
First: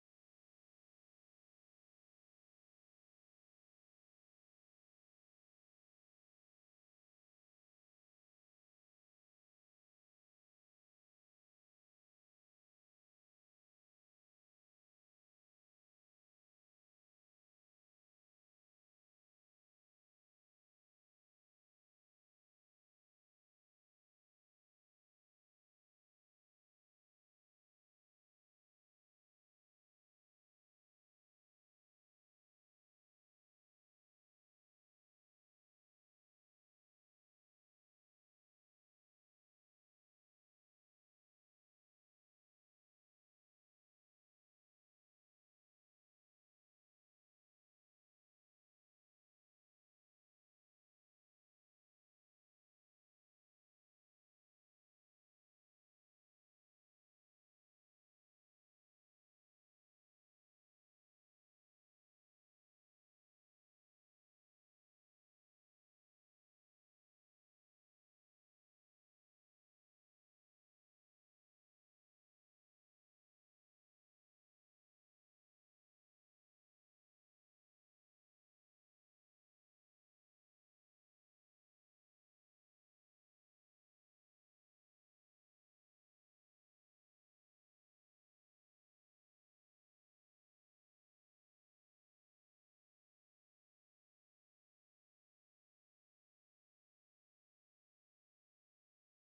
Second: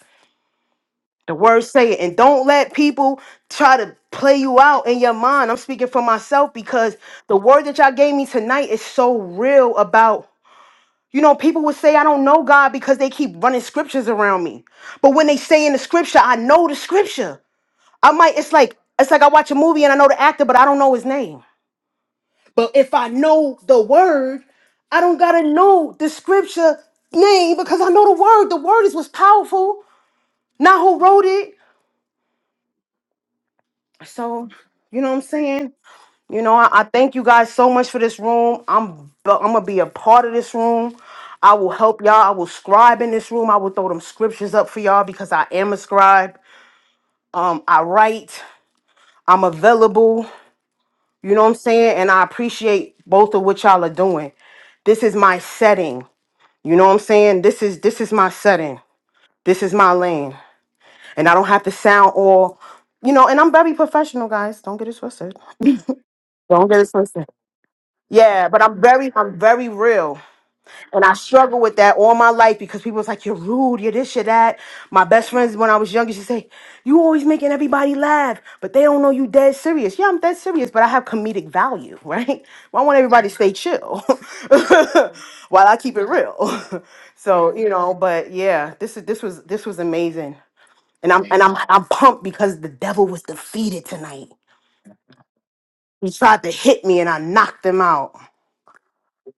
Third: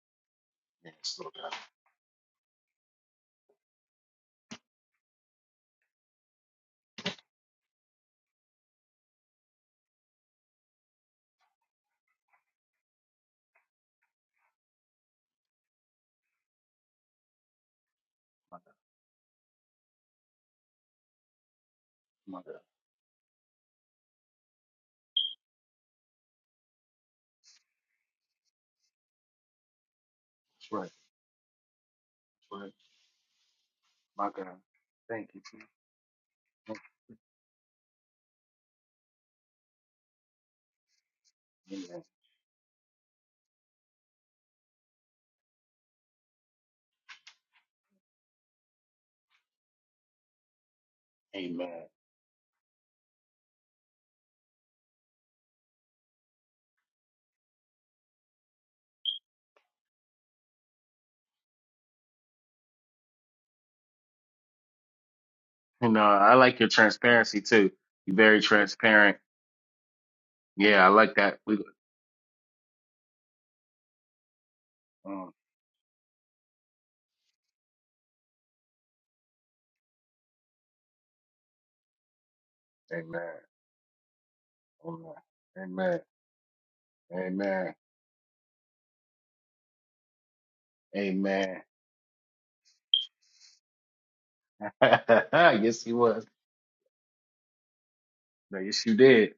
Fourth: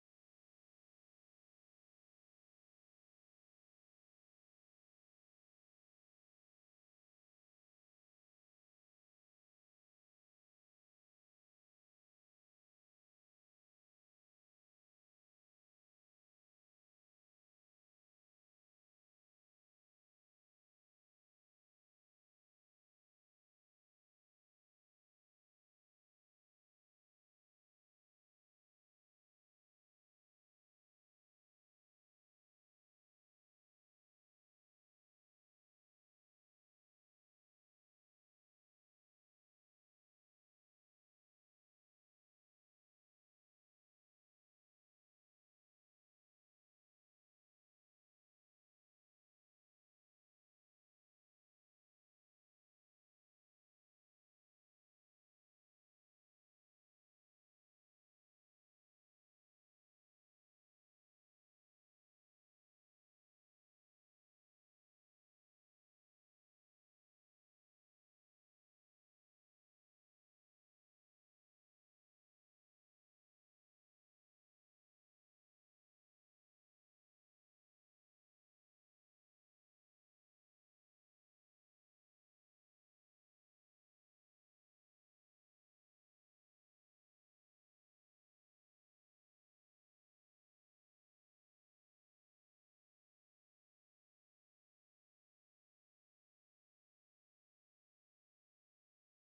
[SPEAKER 3] The words say it. And don't let people try to play you out in your mind. I'm speaking for myself because the word that y'all gave me tonight is so real about You know, people would say, I don't know God because they keep running scriptures around me. But when they say in the scripture, I know the scripture. I might, it's like, it's like I watch a movie and I know the actor, but I don't know his name.
[SPEAKER 2] My God.
[SPEAKER 3] But if I know the word, I don't gotta know the scripture name because I know the word. The word is what's powerful,
[SPEAKER 2] That's
[SPEAKER 3] not
[SPEAKER 2] right.
[SPEAKER 3] who wrote it.
[SPEAKER 2] That's right. My
[SPEAKER 3] So,
[SPEAKER 2] God.
[SPEAKER 3] you know what I'm
[SPEAKER 2] Thank you. Jesus.
[SPEAKER 3] saying? You know, I,
[SPEAKER 2] Thank
[SPEAKER 3] I thank you guys so much for this room. I'm I'm gonna be a part of this room. I will
[SPEAKER 2] you.
[SPEAKER 3] help
[SPEAKER 2] Amen.
[SPEAKER 3] y'all. I will scribe in this room. I will throw them scriptures up for y'all because I am a scribe. Um, I write. I'm available. You know what I'm
[SPEAKER 2] Amen.
[SPEAKER 3] saying? And I appreciate both of what y'all are doing. This is my setting. You know what I'm saying? This is this is my setting. This is my lane. And I don't have to sound all, you know. And I'm very professional, guys. Don't get it twisted.
[SPEAKER 2] And uh, I like your
[SPEAKER 3] Don't get it twisted.
[SPEAKER 2] transparency too. You're very
[SPEAKER 3] Yeah, but I'm very,
[SPEAKER 2] transparent.
[SPEAKER 3] I'm very real.
[SPEAKER 2] Yeah, I
[SPEAKER 3] And I
[SPEAKER 2] like that. We,
[SPEAKER 3] struggle with that all my life because people's like, you're rude, you're this, you're that. My
[SPEAKER 2] mm,
[SPEAKER 3] best friends, when I was younger, she say, you always making everybody laugh, but they don't know you dead serious. Yeah, I'm dead serious, but I have comedic value, right? I want
[SPEAKER 2] amen.
[SPEAKER 3] everybody to stay chill
[SPEAKER 2] Amen.
[SPEAKER 3] while I keep
[SPEAKER 2] Amen.
[SPEAKER 3] it real. so, you
[SPEAKER 2] Amen.
[SPEAKER 3] know, but yeah, this is, this was, this was amazing. And I'm, and I'm,
[SPEAKER 2] Amen.
[SPEAKER 3] I'm pumped because the devil was defeated tonight.
[SPEAKER 2] yes, he
[SPEAKER 3] He
[SPEAKER 2] was.
[SPEAKER 3] tried to hit me and I knocked him out.
[SPEAKER 2] No, Yes, you did.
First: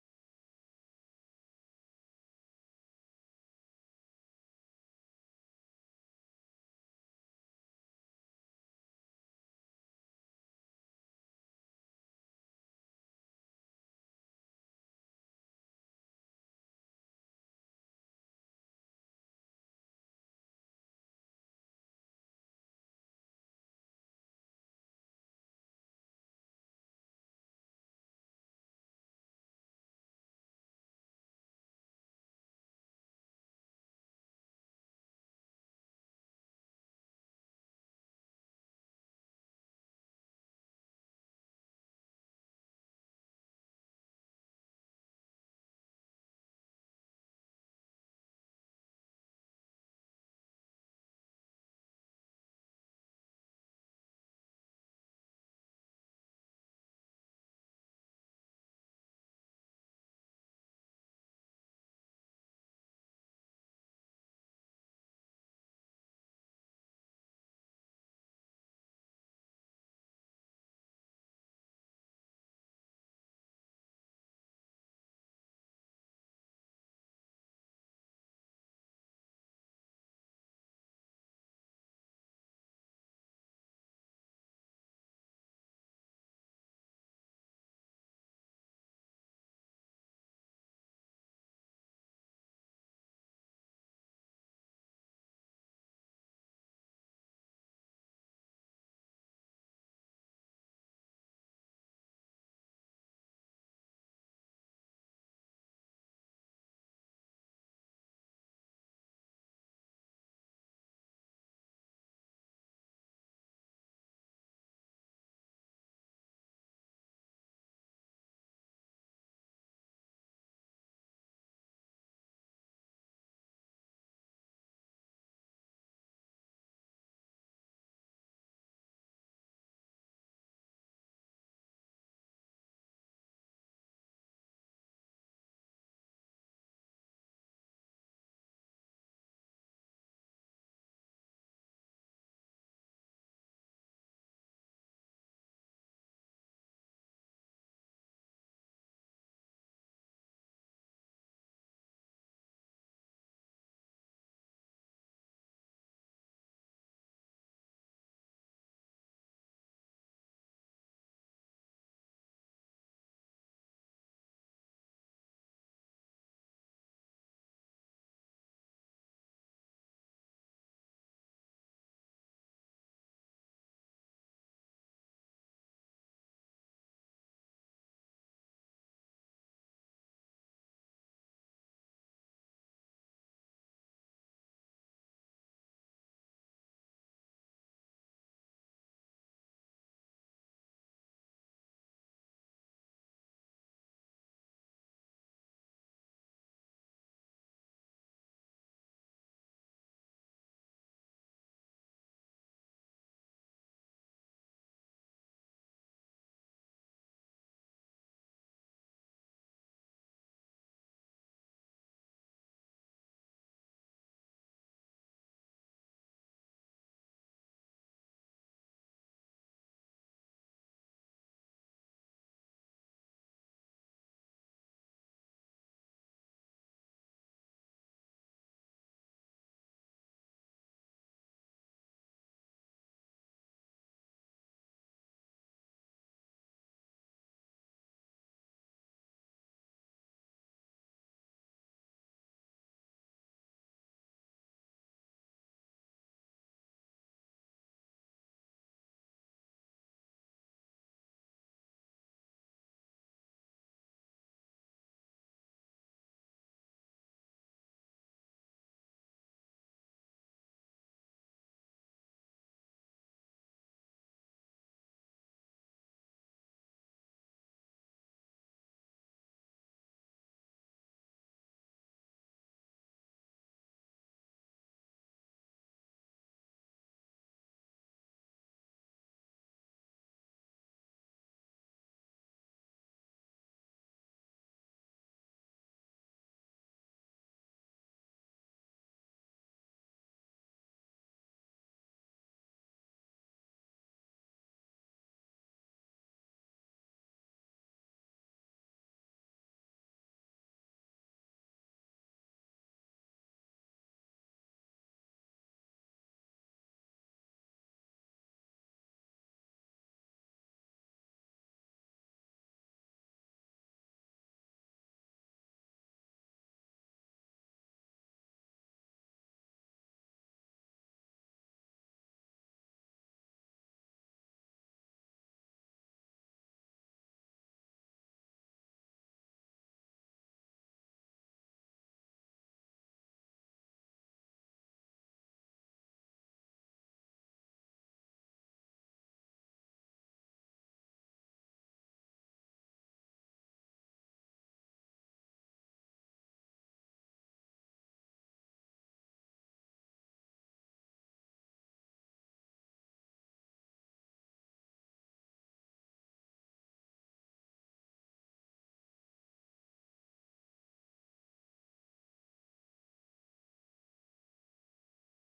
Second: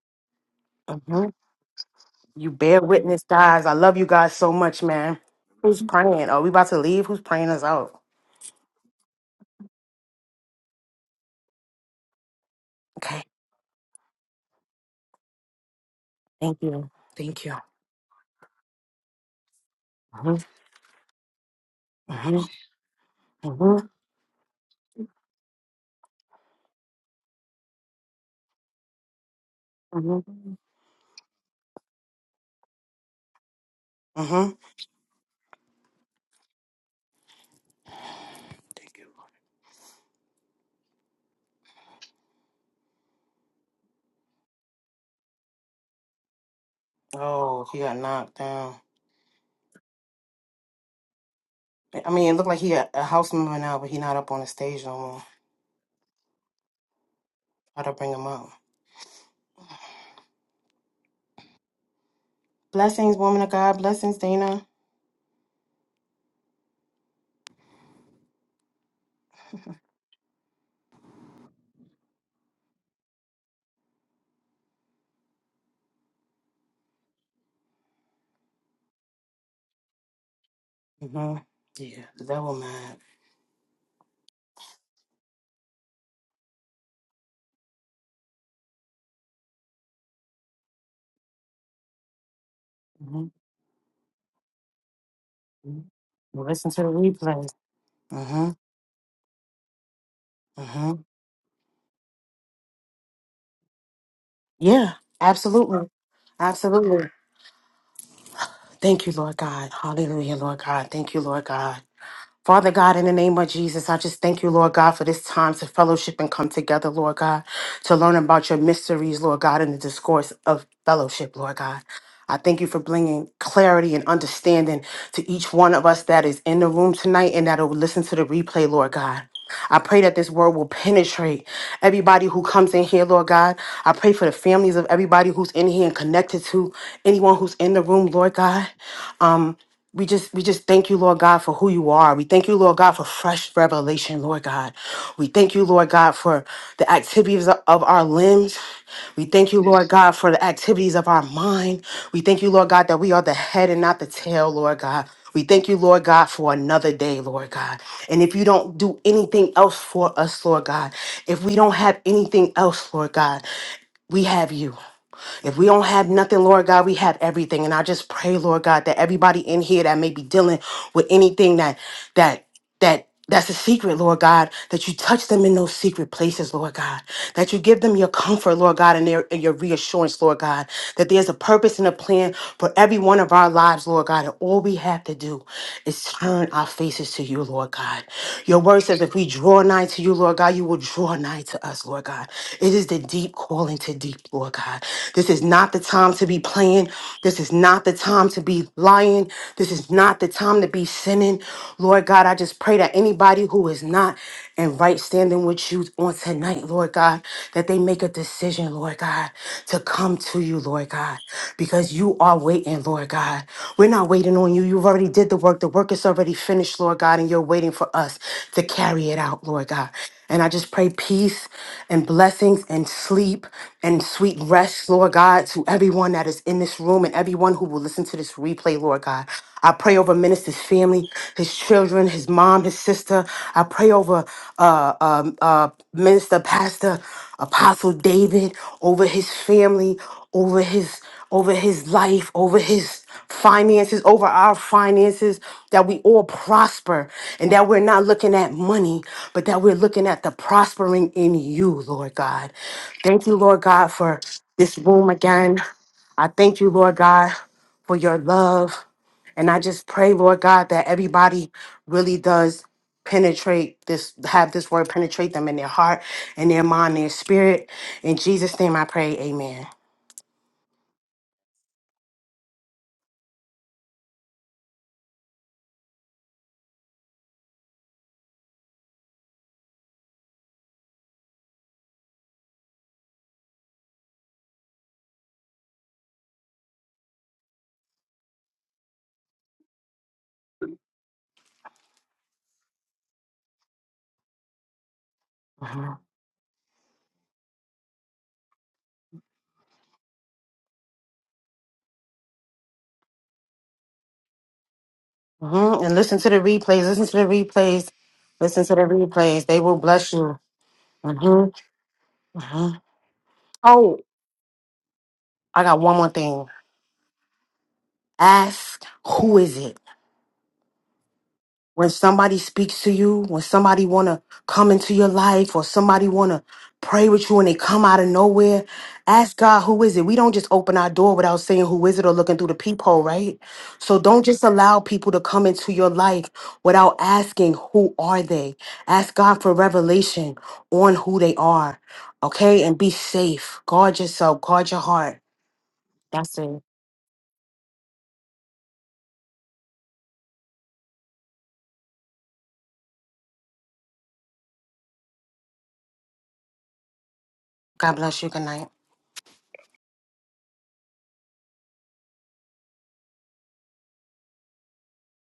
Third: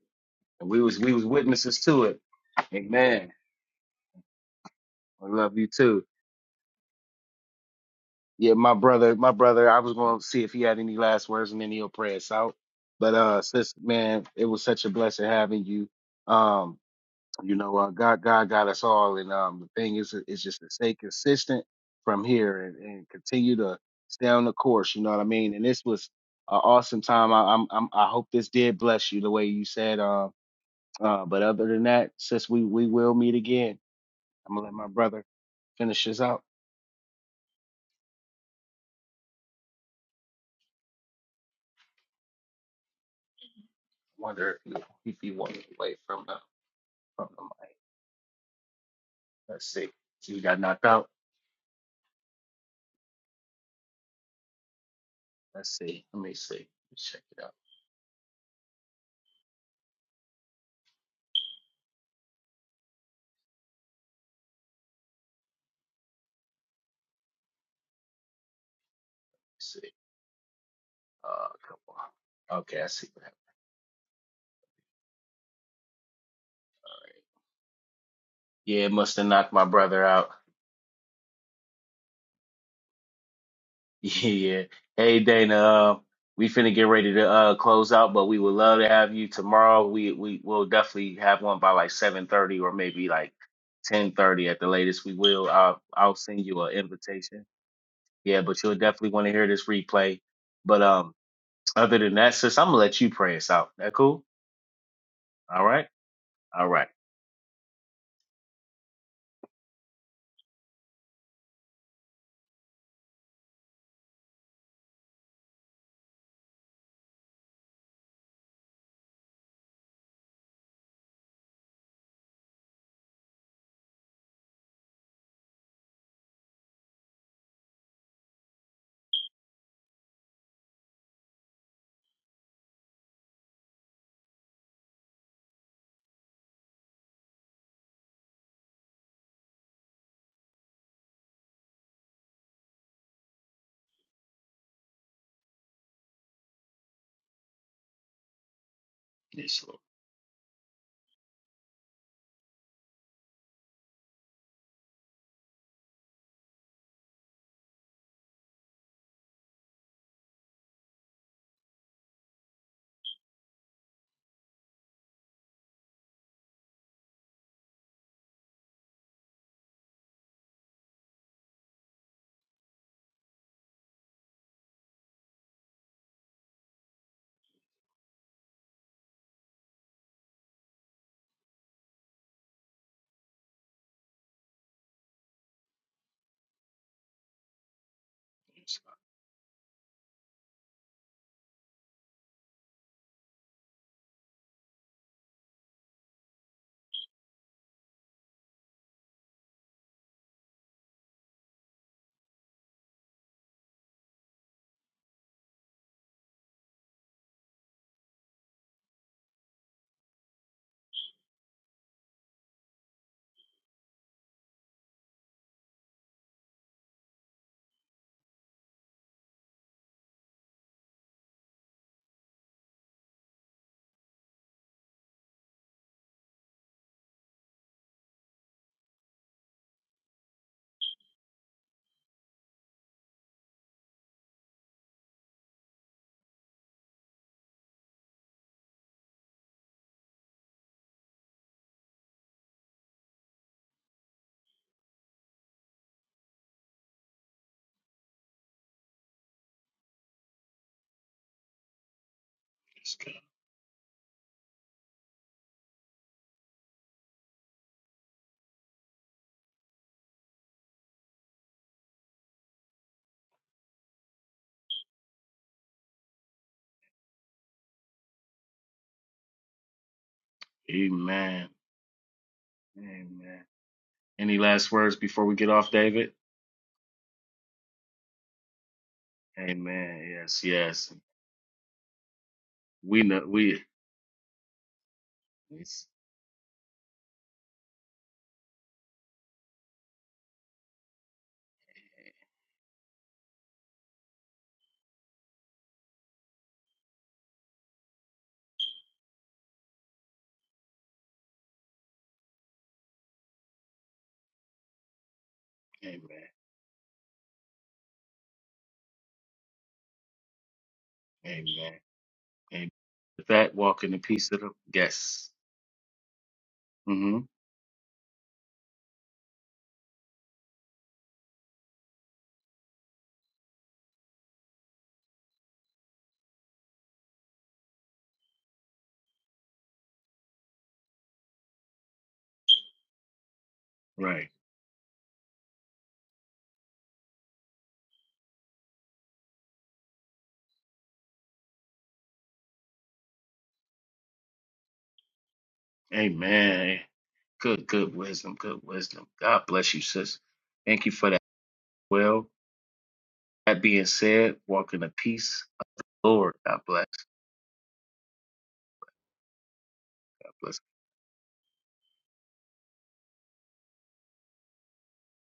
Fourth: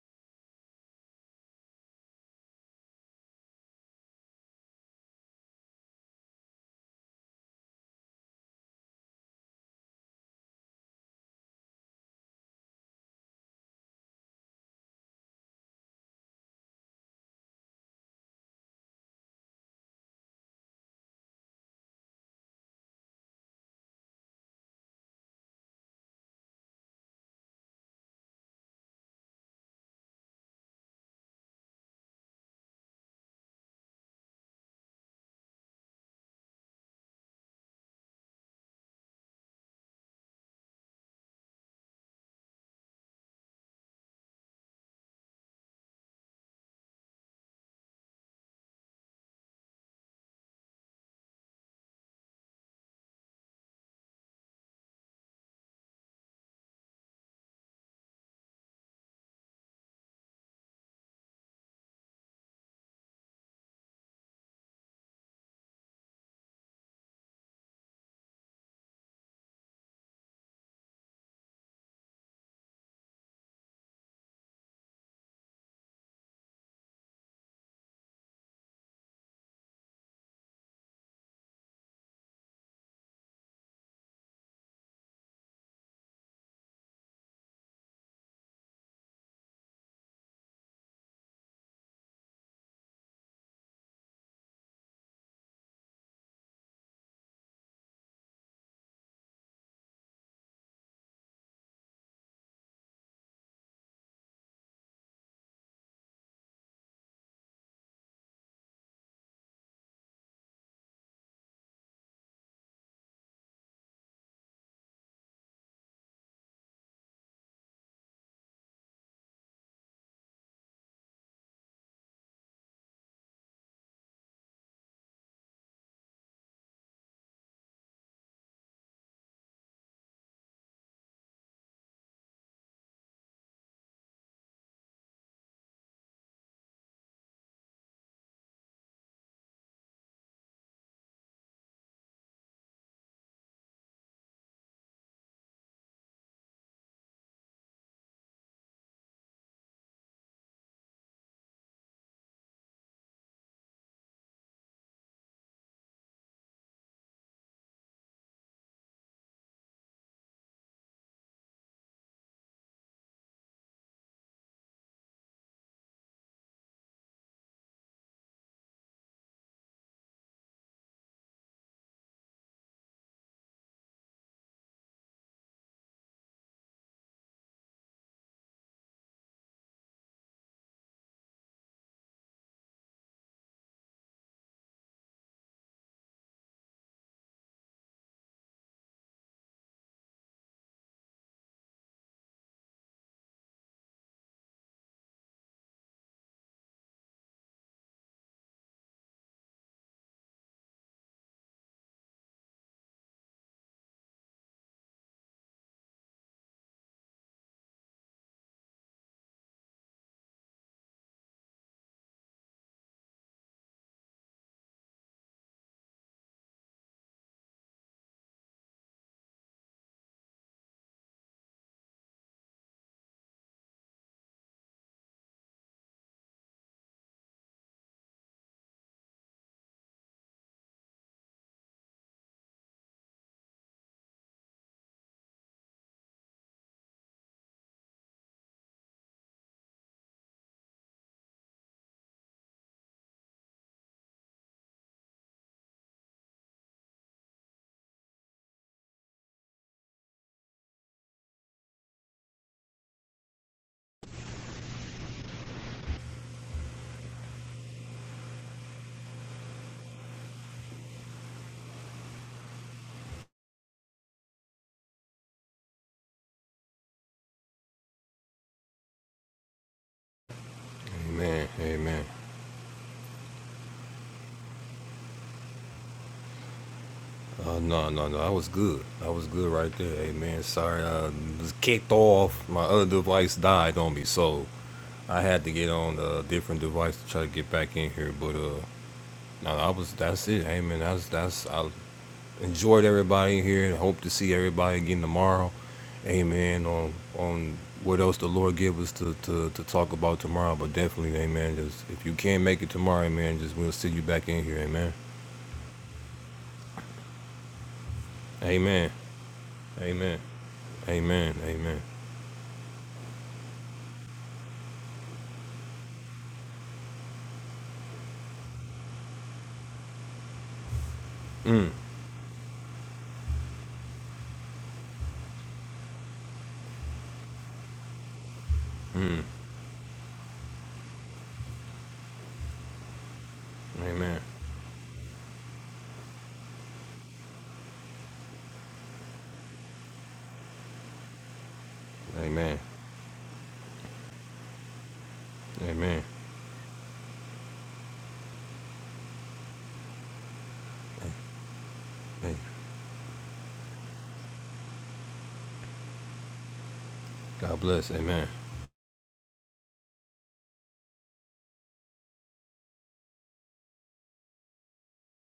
[SPEAKER 2] And we was we was witnesses to it.
[SPEAKER 3] You bear witness,
[SPEAKER 2] Amen.
[SPEAKER 3] guys. I love you guys so much, man.
[SPEAKER 2] I love you
[SPEAKER 3] Who's
[SPEAKER 2] too.
[SPEAKER 3] praying? Are we about to leave? Who's praying us out?
[SPEAKER 2] Yeah, my brother, my brother, I was going to see if he had any last words and then he'll pray us out. But
[SPEAKER 3] Okay.
[SPEAKER 2] uh sis, man, it was such a blessing having you.
[SPEAKER 3] Thank
[SPEAKER 2] Um,
[SPEAKER 3] you. Thank you.
[SPEAKER 2] you know, uh, God God got us all and um the thing is
[SPEAKER 3] hmm
[SPEAKER 2] is just to stay consistent from
[SPEAKER 3] hmm
[SPEAKER 2] here and, and continue
[SPEAKER 3] hmm
[SPEAKER 2] to stay on the course, you know what I mean? And this was an awesome time. I I'm, I'm I hope this did bless you the way you said
[SPEAKER 3] hmm
[SPEAKER 2] uh, uh but other than that, sis, we we will meet again.
[SPEAKER 3] hmm
[SPEAKER 2] I'm going to let my brother finish this out.
[SPEAKER 3] Thank you.
[SPEAKER 2] wonder if he, if he walked away from the. from the
[SPEAKER 3] Oh,
[SPEAKER 2] mic.
[SPEAKER 3] he got knocked down.
[SPEAKER 2] Let's see. You got knocked out.
[SPEAKER 3] I mean, it looked like he a, a house member now, but he not up on the stage no more.
[SPEAKER 2] Let's see. Let me see. Let's check it out.
[SPEAKER 3] How to bring him up? Blessings, woman of God. Blessings, Dana.
[SPEAKER 2] Let's see. Uh, come on. Okay, I see what happened. All right. Yeah, it must have knocked my brother out.
[SPEAKER 3] hmm Yeah, the devil mad.
[SPEAKER 2] Yeah. Hey, Dana. Uh, we finna get ready to uh close out, but we would love to have you tomorrow. We we will definitely have one by like seven thirty or maybe
[SPEAKER 3] hmm
[SPEAKER 2] like ten thirty at the latest. We will. I'll I'll send you
[SPEAKER 3] Listen
[SPEAKER 2] an
[SPEAKER 3] to the
[SPEAKER 2] invitation.
[SPEAKER 3] replay.
[SPEAKER 2] Yeah,
[SPEAKER 3] hmm
[SPEAKER 2] but you'll definitely want to hear this replay. But
[SPEAKER 3] hmm
[SPEAKER 2] um, other than that, sis, I'm gonna let you pray us out. That cool?
[SPEAKER 3] Yeah,
[SPEAKER 2] All right.
[SPEAKER 3] absolutely,
[SPEAKER 2] All right.
[SPEAKER 3] absolutely. Thank you, Lord God. Hallelujah, Lord God. Thank you, Lord God. Father God, in the name of Jesus, I just thank you, Lord God, for this time to fellowship and come together, Lord God, to learn about your mysteries, Lord God, in the discourse of fellowship, Lord God. I thank you for bringing clarity and understanding to each one of us that is in the room tonight and that will listen to the replay, Lord God. I pray that this word will penetrate everybody who comes in here, Lord God. I pray for the families of everybody who's in here and connected to anyone who's in the room, Lord God. Um, we just we just thank you, Lord God, for who you are. We thank you, Lord God, for fresh revelation, Lord God. We thank you, Lord God, for the activities of of our limbs. We thank you, Lord God, for the activities of our mind. We thank you, Lord God, that we are the head and not the tail, Lord God. We thank you, Lord God, for another day, Lord God. And if you don't do anything else for us, Lord God, if we don't have anything else, Lord God, we have you. If we don't have nothing, Lord God, we have everything. And I just pray, Lord God, that everybody in here that may be dealing with anything that that that that's a secret, Lord God, that you touch them in those secret places, Lord God, that you give them your comfort, Lord God, and, their, and your reassurance, Lord God, that there's a purpose and a plan for every one of our lives, Lord God, and all we have to do is turn our faces to you, Lord God. Your word says if we draw nigh to you, Lord God, you will draw nigh to us, Lord God. It is the deep calling to deep, Lord God. This is not the time to be playing. This is not the time to be lying. This is not the time to be sinning. Lord God, I just pray that anybody who is not in right standing with you on tonight, Lord God, that they make a decision, Lord God, to to come to you, Lord God, because you are waiting, Lord God. We're not waiting on you. You've already did the work. The work is already finished, Lord God, and you're waiting for us to carry it out, Lord God. And I just pray peace and blessings and sleep and sweet rest, Lord God, to everyone that is in this room and everyone who will listen to this replay, Lord God. I pray over Minister's family, his children, his mom, his sister. I pray over uh, um, uh, Minister Pastor. Apostle David over his family, over his over his life, over his finances, over our finances, that we all prosper and that we're not looking at money, but that we're looking at the prospering in you, Lord God.
[SPEAKER 2] Let's go.
[SPEAKER 3] Thank you, Lord God, for this room again. I thank you, Lord God, for your love. And I just pray, Lord God, that everybody really does penetrate this, have this word penetrate them in their heart in their mind, their spirit. In Jesus' name I pray, amen.
[SPEAKER 4] Amen.
[SPEAKER 2] Amen.
[SPEAKER 4] Amen.
[SPEAKER 2] Amen. Any last words before we get off, David?
[SPEAKER 4] Uh, no, no, no. I was good. I was good right there.
[SPEAKER 2] Amen.
[SPEAKER 4] Amen.
[SPEAKER 2] Yes,
[SPEAKER 4] Sorry,
[SPEAKER 2] yes.
[SPEAKER 4] I was kicked off. My other
[SPEAKER 2] We know
[SPEAKER 4] device
[SPEAKER 2] we
[SPEAKER 4] died on me, so I had to get
[SPEAKER 2] yes.
[SPEAKER 4] on a different device to try to get back in here. But uh, no, I was. That's it. Amen. That's that's. I enjoyed everybody in here and hope to see everybody again tomorrow.
[SPEAKER 3] Mhm.
[SPEAKER 4] Amen. On on what else the Lord give us to, to, to talk about tomorrow, but definitely, Amen. Just if you can't make it tomorrow, Amen, just we'll see you back in here, Amen.
[SPEAKER 3] Mhm. And
[SPEAKER 2] Amen.
[SPEAKER 3] listen to the replays, listen to the replays, listen to the
[SPEAKER 4] Amen.
[SPEAKER 3] replays. They will bless
[SPEAKER 4] Amen.
[SPEAKER 3] you.
[SPEAKER 4] Amen.
[SPEAKER 3] hmm
[SPEAKER 2] Amen.
[SPEAKER 4] Amen.
[SPEAKER 2] Amen.
[SPEAKER 3] hmm
[SPEAKER 2] With that, walk in the
[SPEAKER 3] Oh,
[SPEAKER 2] peace of the yes.
[SPEAKER 3] I got one more thing.
[SPEAKER 2] Mm-hmm.
[SPEAKER 3] Ask who is it? when somebody speaks to you, when somebody want to come into your life or somebody want to pray with you and they come out of nowhere,
[SPEAKER 4] Mm.
[SPEAKER 3] ask God, who is it? We don't just open our door without saying who is it or looking through the peephole, right? So
[SPEAKER 4] Amen.
[SPEAKER 3] don't
[SPEAKER 2] Right.
[SPEAKER 3] just allow people to come into your life without asking who are they? Ask God for revelation on who they are.
[SPEAKER 4] Amen.
[SPEAKER 3] Okay? And be safe. Guard yourself, guard your heart.
[SPEAKER 4] Amen.
[SPEAKER 3] That's it.
[SPEAKER 2] Amen. Good, good wisdom, good wisdom. God bless you, sis. Thank you for that. Well,
[SPEAKER 4] Hey,
[SPEAKER 2] that being said, walk in the peace of the Lord. God bless.
[SPEAKER 4] God bless.
[SPEAKER 3] God bless
[SPEAKER 4] Amen.
[SPEAKER 3] you. Good night.
[SPEAKER 2] God bless.